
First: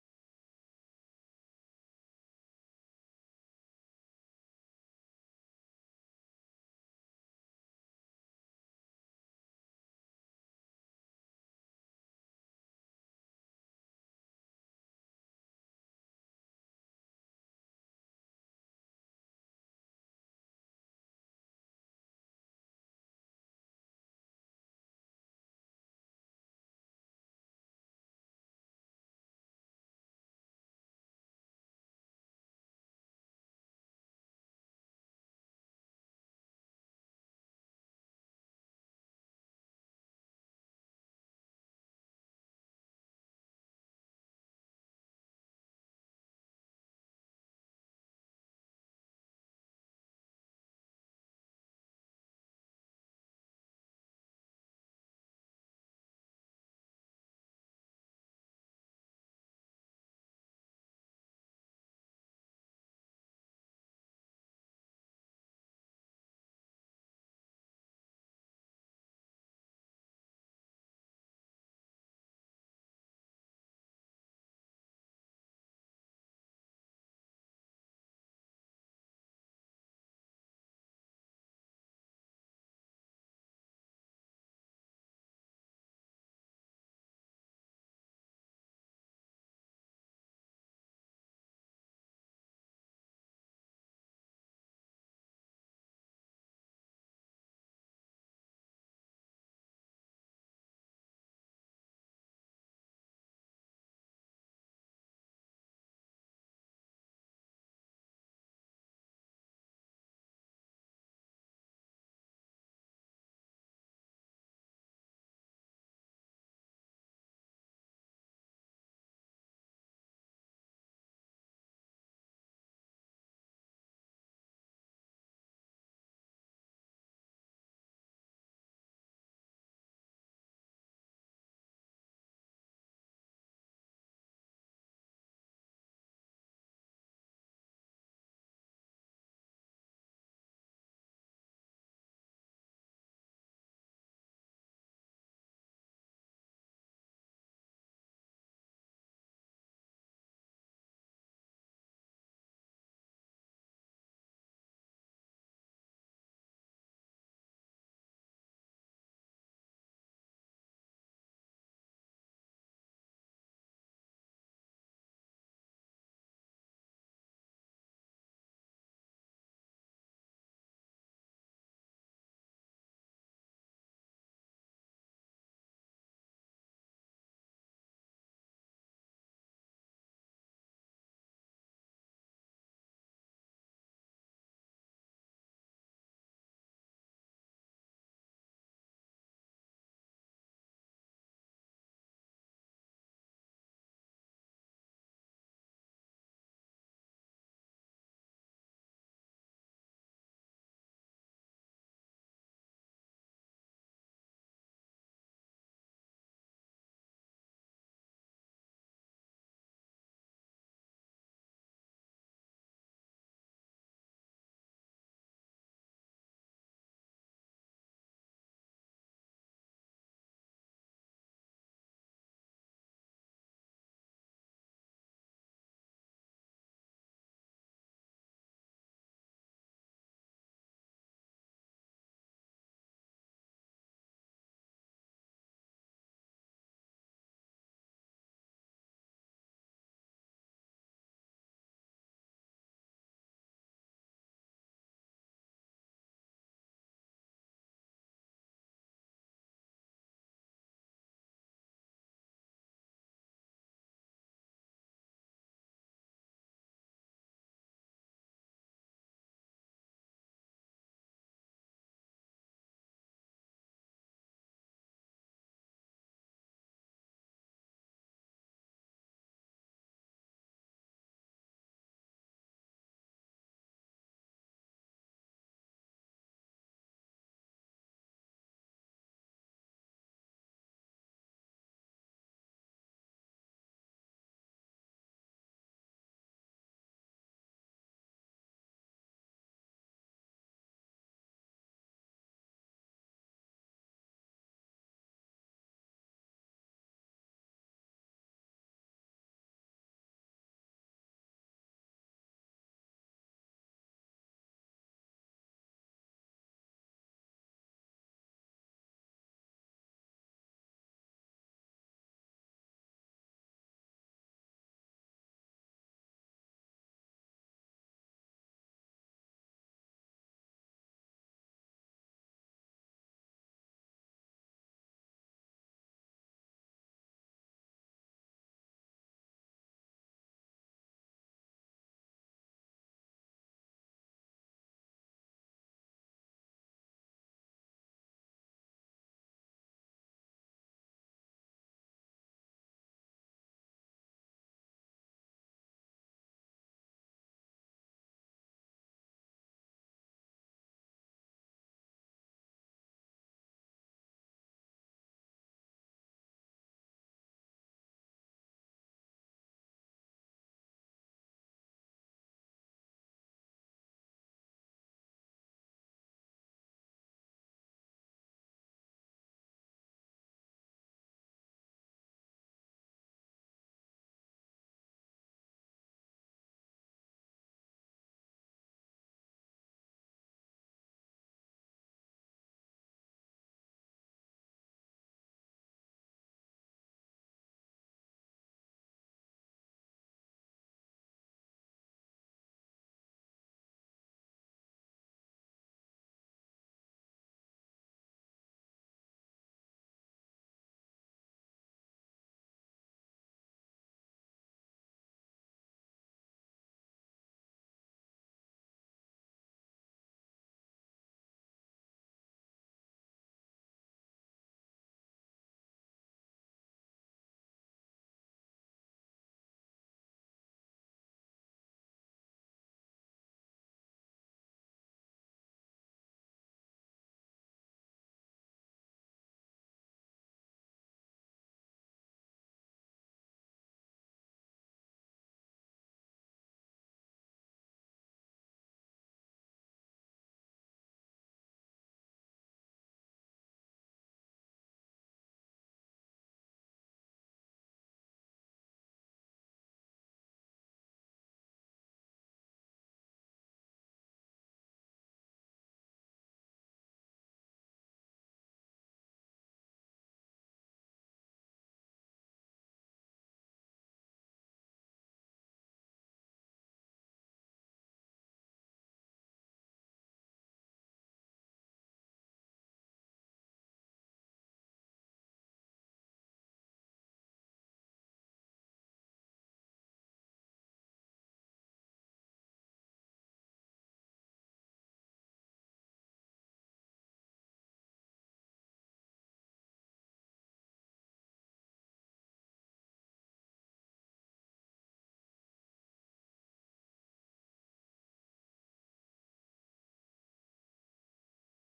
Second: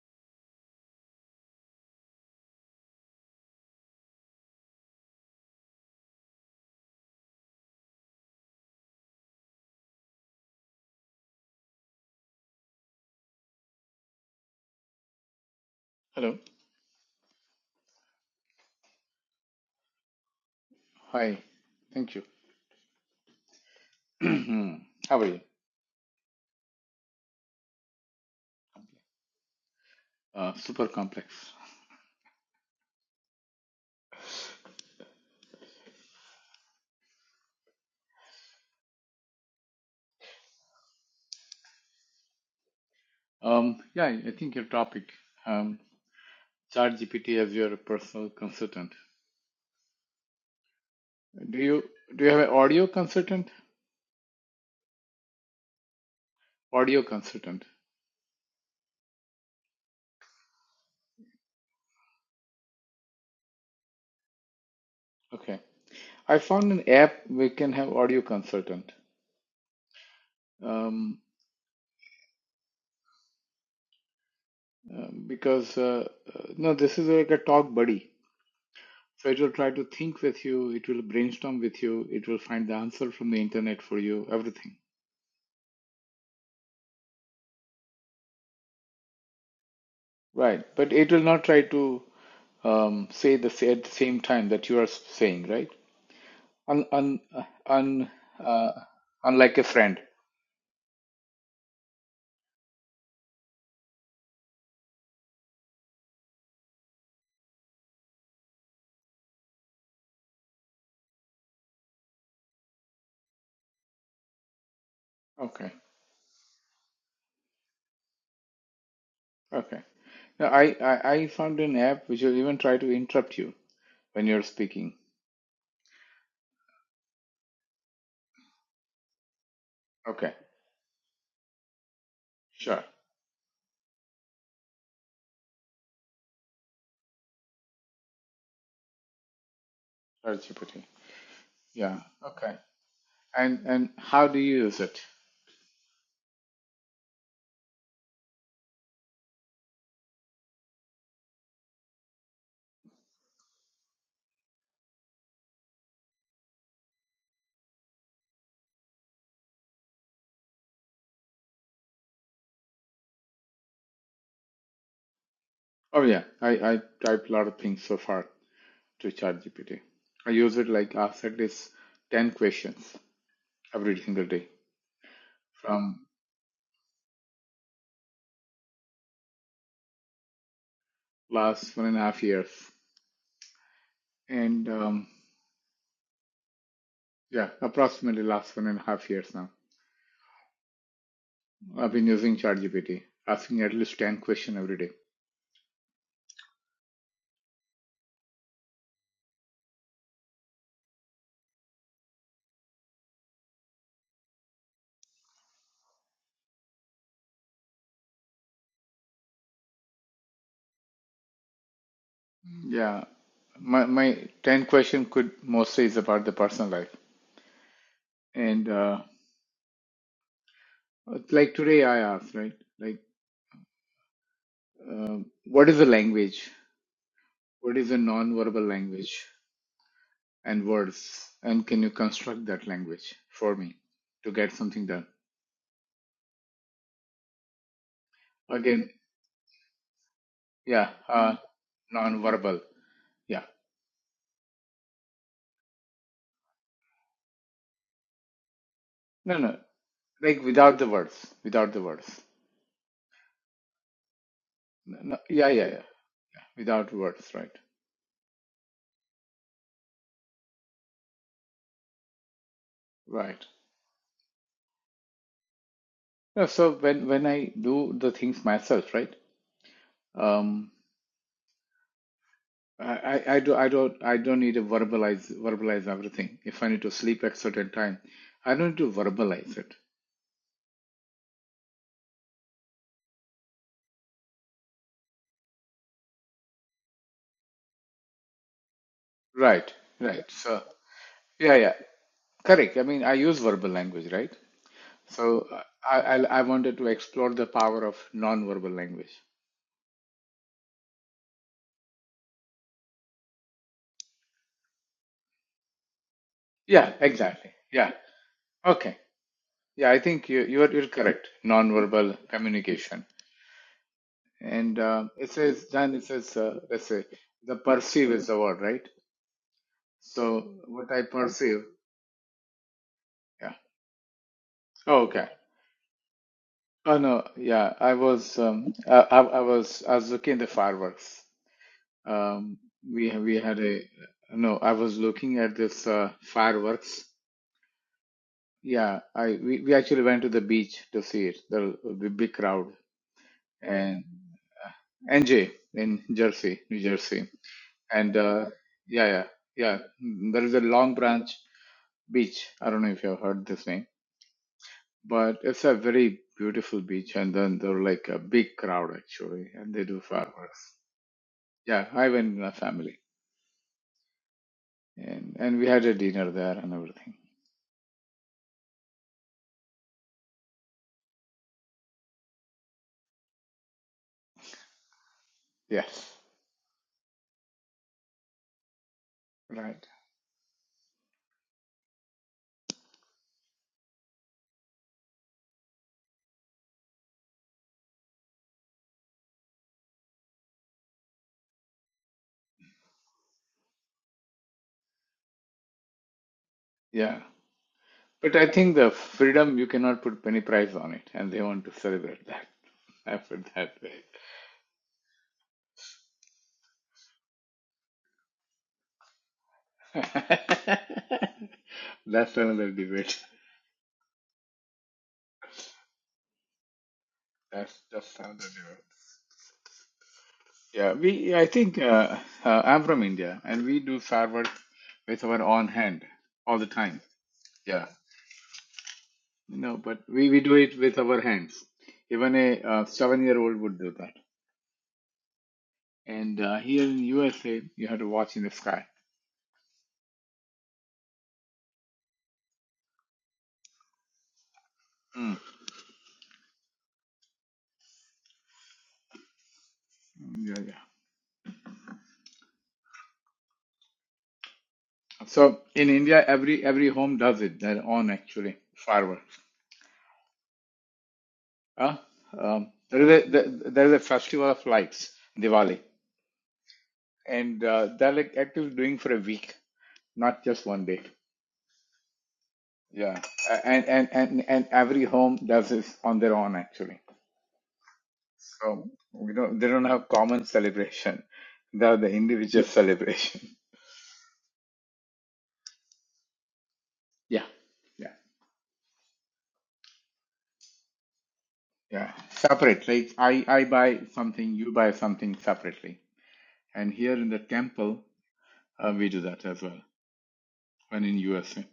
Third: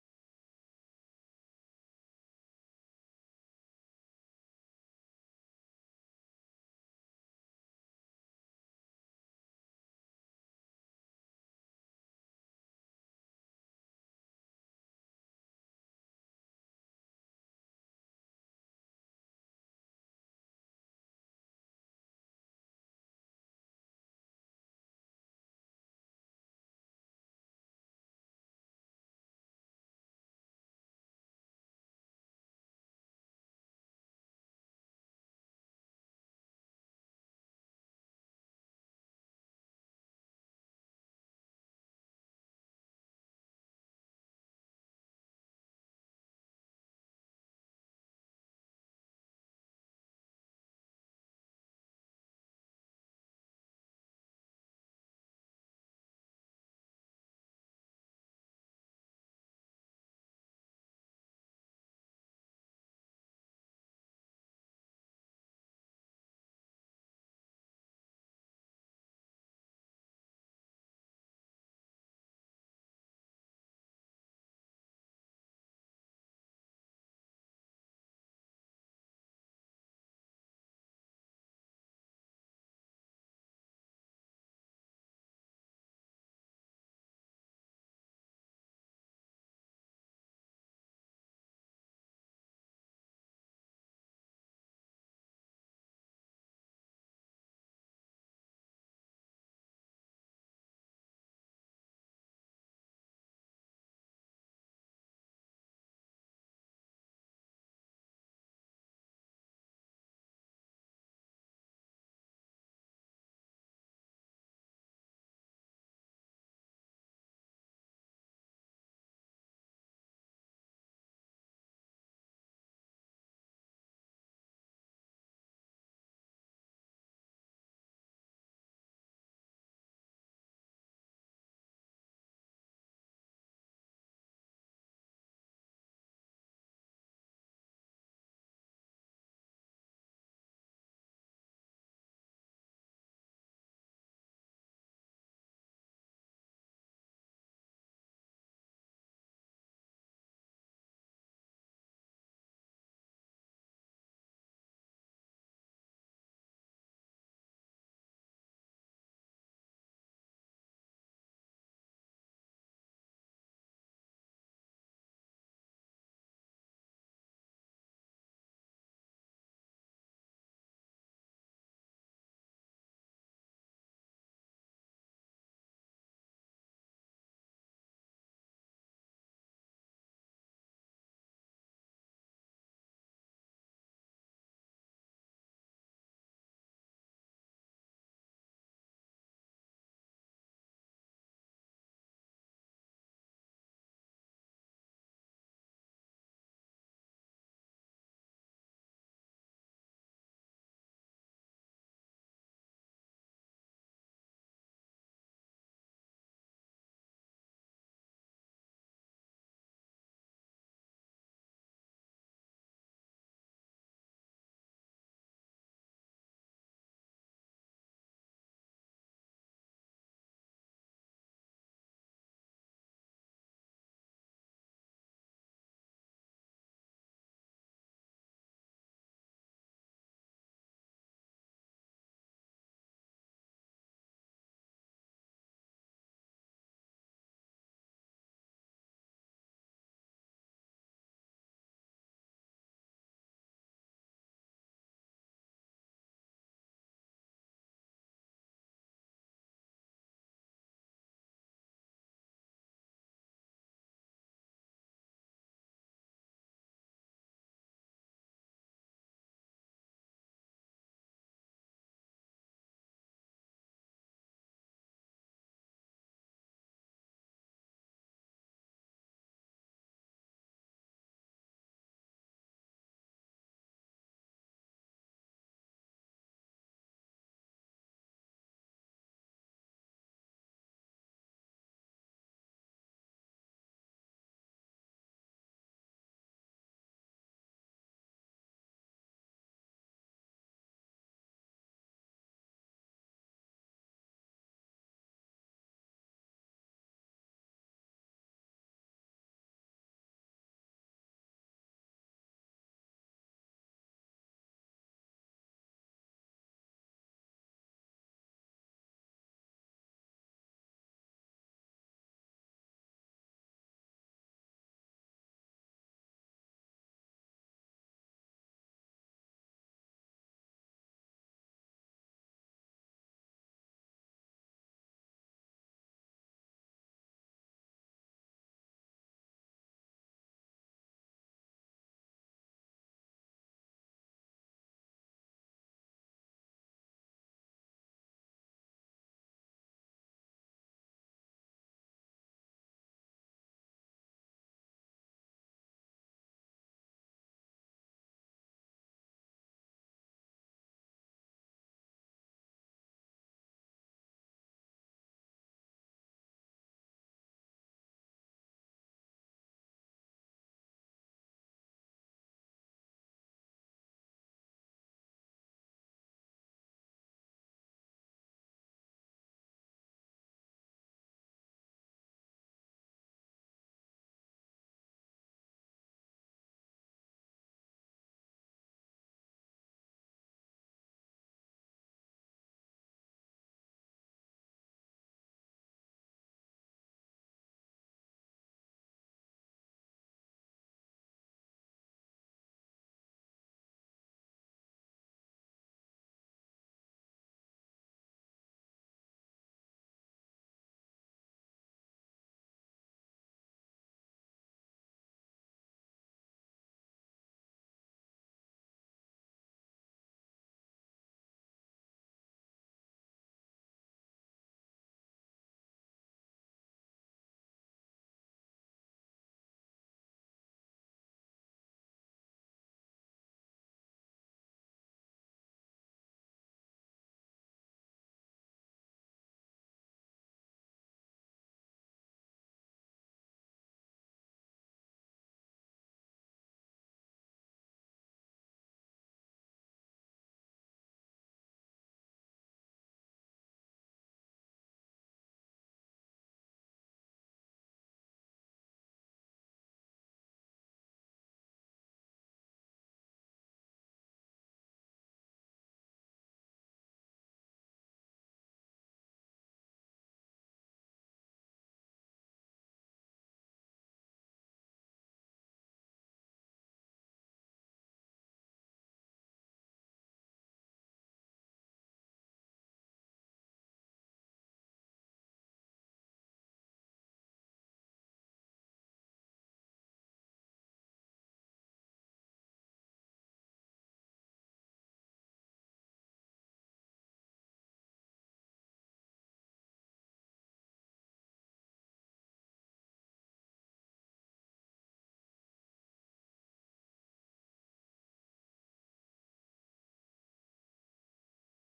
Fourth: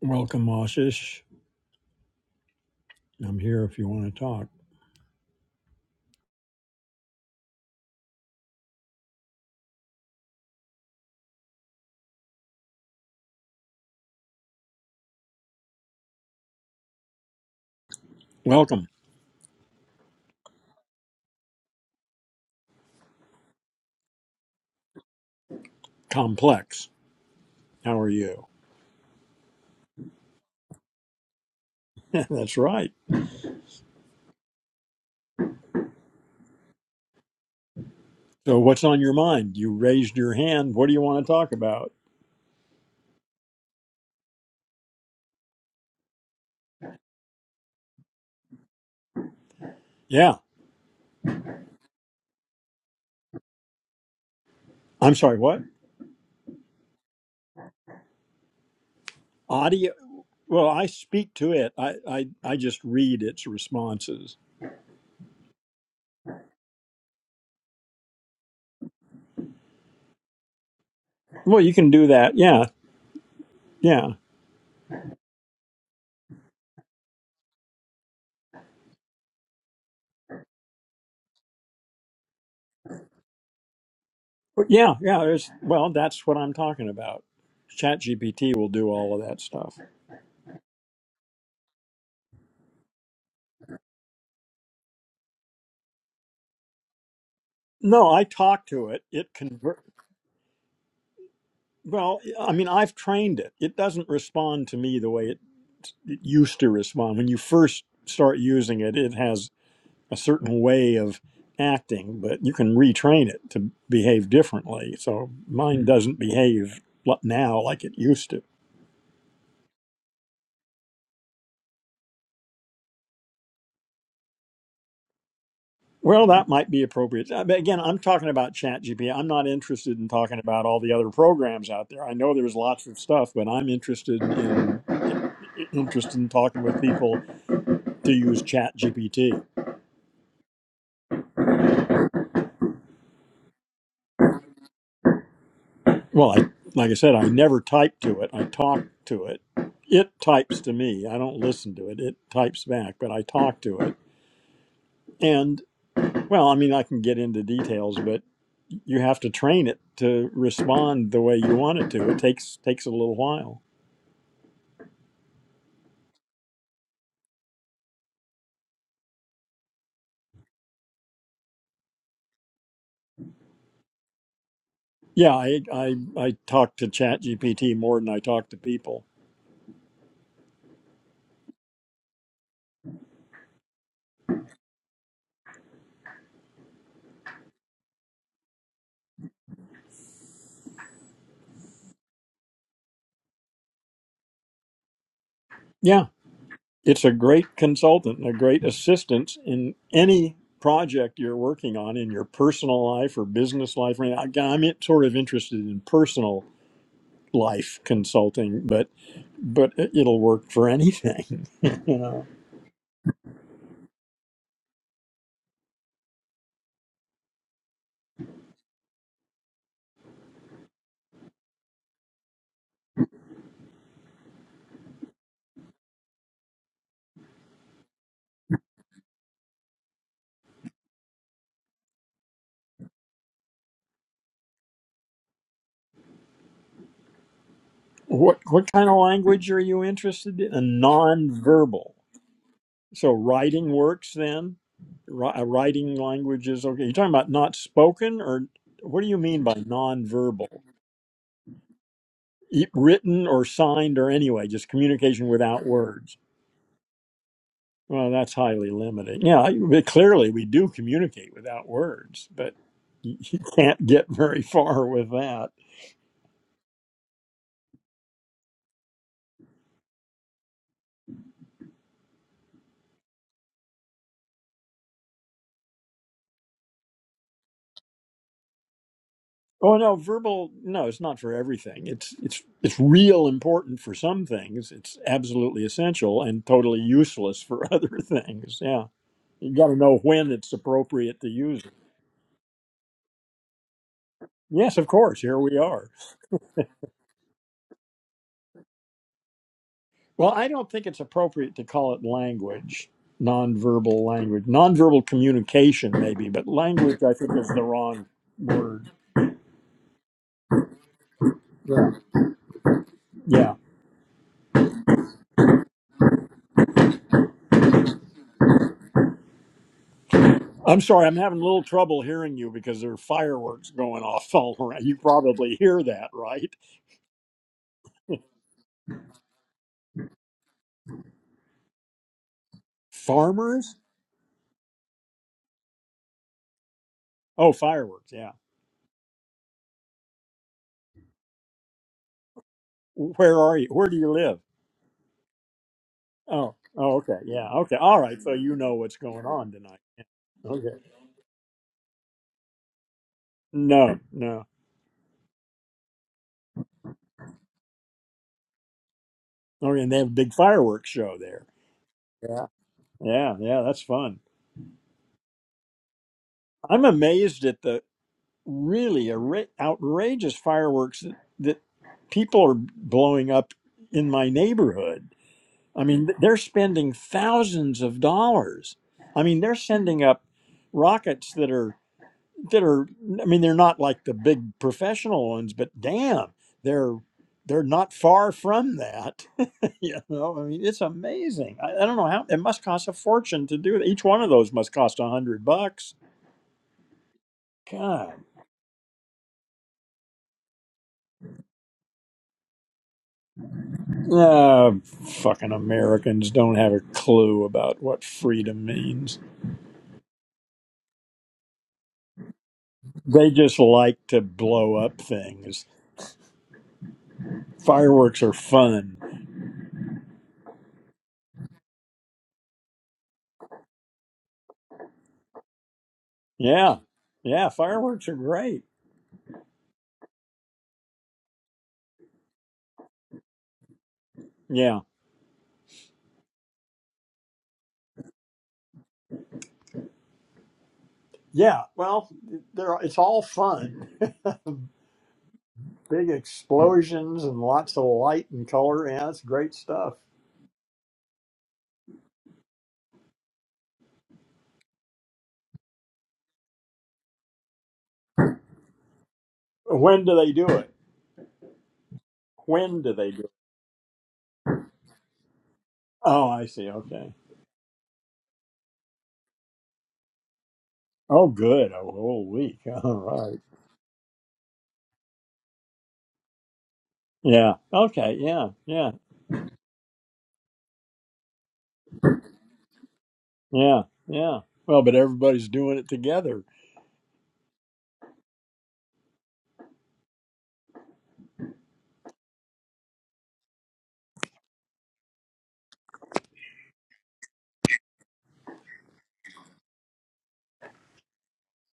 Welcome, Ashish. I'm here if you want to talk. Hello. Welcome, Hi. Thank you. How are you? Complex. How are you? Uh, super complex. That's right. So, what's on your mind? You raised your hand. What do you want to talk about? Um, yeah, I I think your topic, um, ChatGPT as your personal consultant. Yeah. Do you do you have an audio consultant? I'm sorry, what? Audio consultant. Audio? Well, I speak to it, I, I, I just read its responses. Okay. I found an app we can have audio consultant. Um, Well, you can do that. Yeah. Yeah. um, because uh, uh, no, this is like a talk buddy. So it will try to think with you. It will brainstorm with you. It will find the answer from the internet for you. But Everything. Yeah. Yeah. There's well, that's what I'm talking about. ChatGPT will do all of that stuff. Right, but it will not try to. um, say the at the same time that you are saying, right? Un, un, un, No, I talk uh, to it. It unlike a converts. friend. Well, I mean, I've trained it. It doesn't respond to me the way it, it used to respond. When you first start using it, it has a certain way of acting, but you can retrain it to behave differently. So Okay, mine doesn't behave li- now like it used to. okay. Now, I, I, I found an app which will even try to interrupt you when you're speaking. Well, that might be appropriate. Uh, But again, I'm talking about ChatGPT. I'm not interested in Okay, talking about all the other programs out there. I know there's sure. lots of stuff, but I'm interested in i- i- interested in talking with people to use ChatGPT. ChatGPT. Yeah. Okay. And and how do you use it? Well, I like I said, I never type to it. I talk to it. It types to me. I don't listen to it. It types back, but I talk to it. And well, I mean, I can get into details, but you have to train it to respond the way you want it to. It takes takes a little while. Oh yeah, I I typed a lot of things so far to ChatGPT. I use it like asked at least ten questions every single day Yeah, I I from I talk to ChatGPT more than I talk to people. last one and a half years, and um, Yeah, approximately last one and a half years now. I've been using ChatGPT, asking at least 10 question every day. Yeah, It's a great consultant and a great assistance in any project you're working on in your personal life or business life. I mean, I- I'm in- sort of interested in personal life consulting, but but it- it'll work for anything. you know. Yeah, my, my 10 question could mostly is about the personal life. And uh, like today I asked, right? Like, uh, what is a language? What is a non-verbal language and words? And can you construct that language for me to get something done? What what kind Again, of language are you interested in? A yeah, uh, nonverbal. non-verbal. So Yeah. writing works then. Ri- a Writing language is okay. You're talking about not spoken, or what do you No, mean by no. Like nonverbal? without the words, without the words. e- written or signed or anyway, just No, no, communication yeah, yeah, without yeah. words. Without words, right? Well, that's highly limiting. Yeah, I- but clearly we do communicate without words, but you you Right. can't get very far with that. Yeah, so when when I do the things myself, right? Um, I, I I do I don't I don't need to verbalize verbalize everything. If I need to sleep at certain time, I don't need to verbalize it. Oh no, verbal no, it's not for everything. It's it's it's real important for some things. It's absolutely essential and totally useless for other things. Yeah. You got Right, to know right. when it's So appropriate to yeah, use yeah, it. correct. I mean, I use verbal language, right? Yes, of course. Here So we uh, are. I I, I wanted to explore the power of non-verbal language. Well, I don't think it's appropriate to call it language, nonverbal language, nonverbal communication, maybe, but Yeah, language, I think, is exactly. the Yeah. wrong word. Okay. Yeah, I think you you're you're correct. Right. Non-verbal communication. Yeah. And uh, it says, John, it says, uh, let's say, the perceive is the word, right? So I'm what I sorry, I'm having a little perceive, trouble hearing you because there are yeah. fireworks going off all around. You Oh, okay. probably hear that, right? Oh no, yeah. I was, um, I, I, I was, I was looking at the fireworks. Um, we we had Farmers? a, no, I was looking at this uh, fireworks. Oh, fireworks, yeah. Yeah, I we, we actually went to the beach to see it. The, the big crowd Where are you? Where do and you live? NJ in Oh, Jersey, New oh, okay, Jersey, yeah, okay. All and right, so uh, you know what's yeah, yeah, going on yeah. tonight. There is a Okay. long branch beach. I don't know if you have heard this name, No, no. but it's a very beautiful beach. And then there were like a big crowd actually, and Okay, they and they do have a big fireworks. fireworks show there. Yeah, I went with Yeah. my family, Yeah, yeah, that's fun. and and we had a dinner there and I'm everything. amazed at the really outra- outrageous fireworks that, that people are blowing up in my neighborhood. I mean, Yes, th- they're spending thousands of dollars. I mean, they're right. sending up rockets that are that are. I mean, they're not like the big professional ones, but damn, they're they're not far from that. you know, I mean, it's amazing. I, I don't know how it must cost a fortune to do it. Each one of those must cost a hundred bucks. Yeah, God. but I think the freedom you cannot put penny price on it, and they want to celebrate that. I put that way. Ah, fucking Americans don't have a clue about what freedom means. That's another debate. They just like to blow up things. That's just Fireworks are another debate. fun. Yeah, we, I think uh, uh, I'm from India and we do firework with our own hand all the Yeah, time. yeah, Yeah. fireworks are great. no, but we, we do it with our hands. Even a uh, seven year old would do that. Yeah, And uh, here in USA, you have to watch in the sky. yeah. Well, they're it's all fun. Mm. Big explosions and lots of light and color. Yeah, it's great stuff. Yeah, yeah. So in India, every every home does it. Their own actually fireworks. When do they do it? Huh? Um, When do there is they do a it? there, there is a festival of lights, Diwali, Oh, I see. Okay. and uh, they're like actually doing for a week, not just one day. Oh, good. A whole week. All Yeah, right. A- and and and and every home does this on their own actually. Yeah. Okay. Yeah. Yeah. So we don't they don't have common celebration. They have the individual celebration. Yeah, yeah. Well, but everybody's doing it together. Yeah, yeah, yeah. Separate. Like I I buy something, you buy something separately. And here in the temple, uh, we do that as well. When in USA,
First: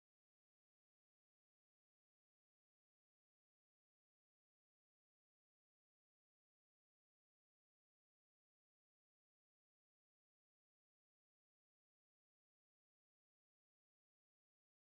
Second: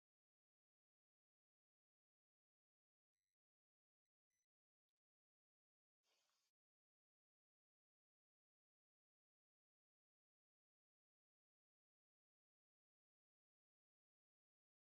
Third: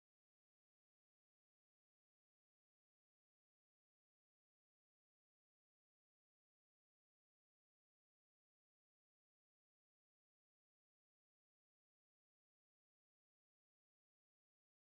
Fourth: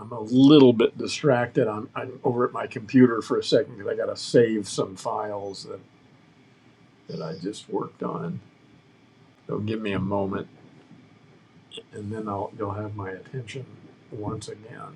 I'm a little bit distracted. I'm, I'm over at my computer for a second because I got to save some files that, that I just worked on. So give me a moment, and then I'll you'll have my attention once again.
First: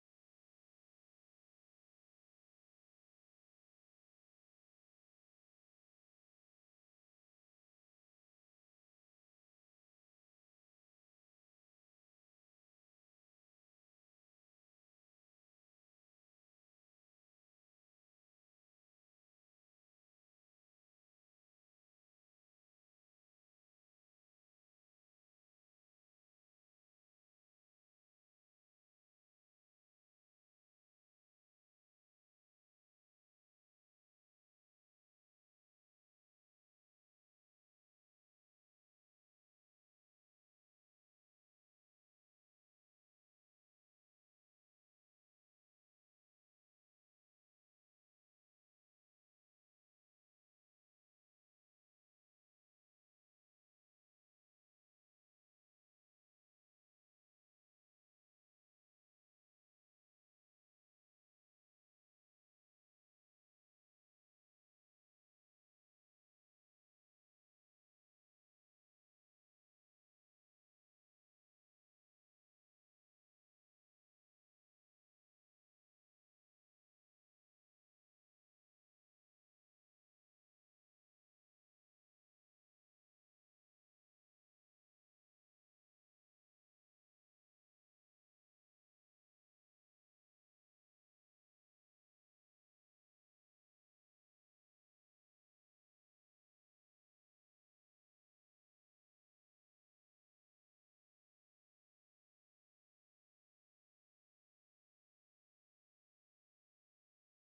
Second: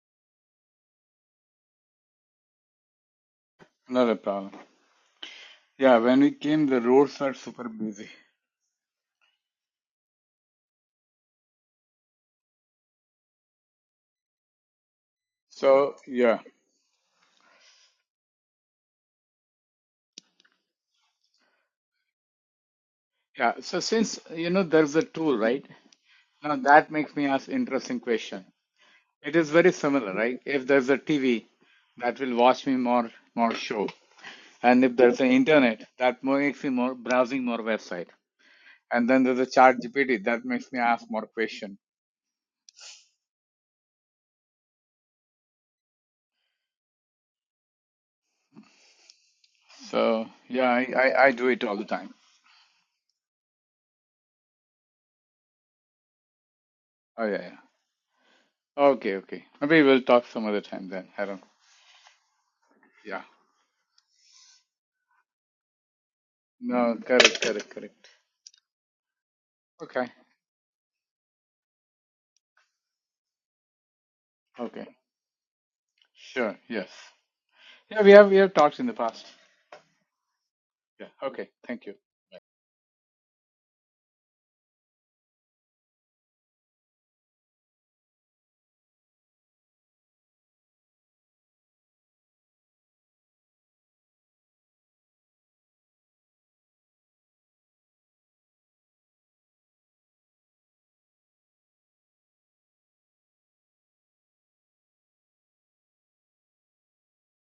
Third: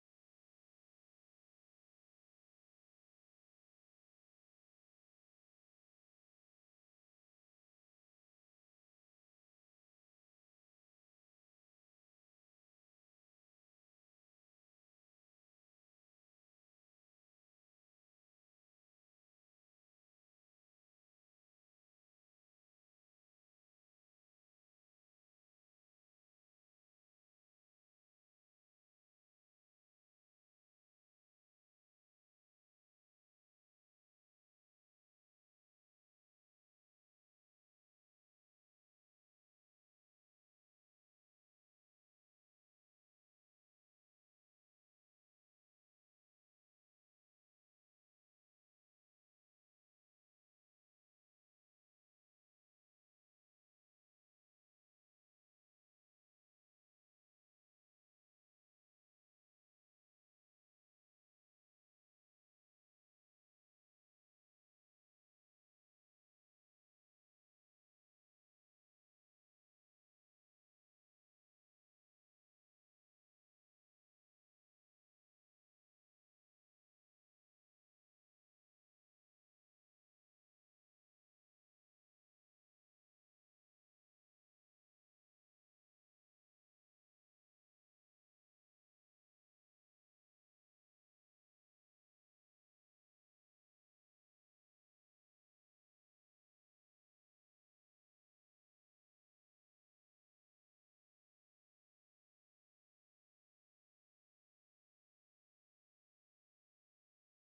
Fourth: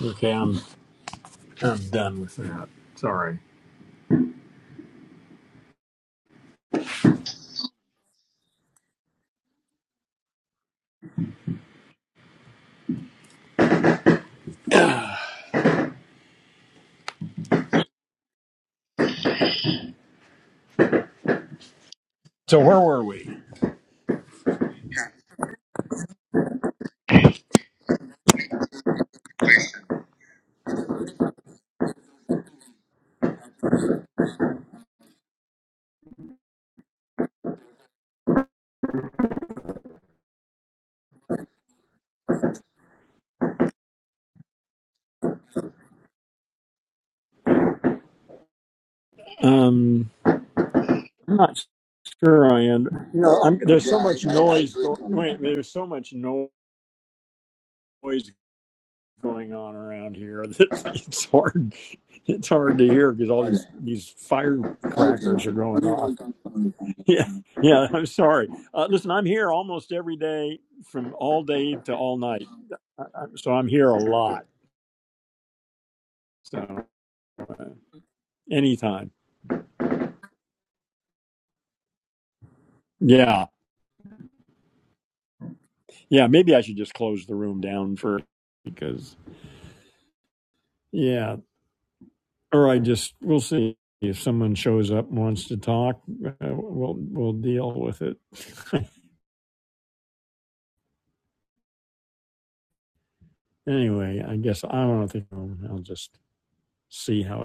Okay, I'm I'm done with that. Sorry. not a problem. Yeah, when we came, the roads are super busy. So yeah, So where were we? yeah. So since you know there's a tool, right? Now that makes me ask interesting question. It is very similar, right? If there's a TV, that will watch me more more show, and if there's an internet, that makes me more browsing more website, and then there's a chat GPT that makes me ask more question. Um, So yeah, I, I, I I'm do not it all the time. sure I am. You know, I'm, there's so much noise. Going, wait, there's so much noise Oh yeah, yeah. Okay, okay. going on Maybe we'll around talk here. some other time then. It's I don't. hard. It's hard to hear Yeah. because all these these firecrackers are going off. No, Yeah, correct, correct, yeah. I'm correct. sorry. Uh, listen, I'm here almost Okay, every day, from all day to all night. I, I, so I'm here a lot. okay. Sure. So Yes. uh, Yeah, we have we have talked in the anytime. past. Yeah. Okay. Thank you. Yeah, yeah. Maybe I should just close the room down for because yeah, or I just we'll see if someone shows up and wants to talk. Uh, we'll we'll deal with it. anyway, I guess I don't think I'll just see how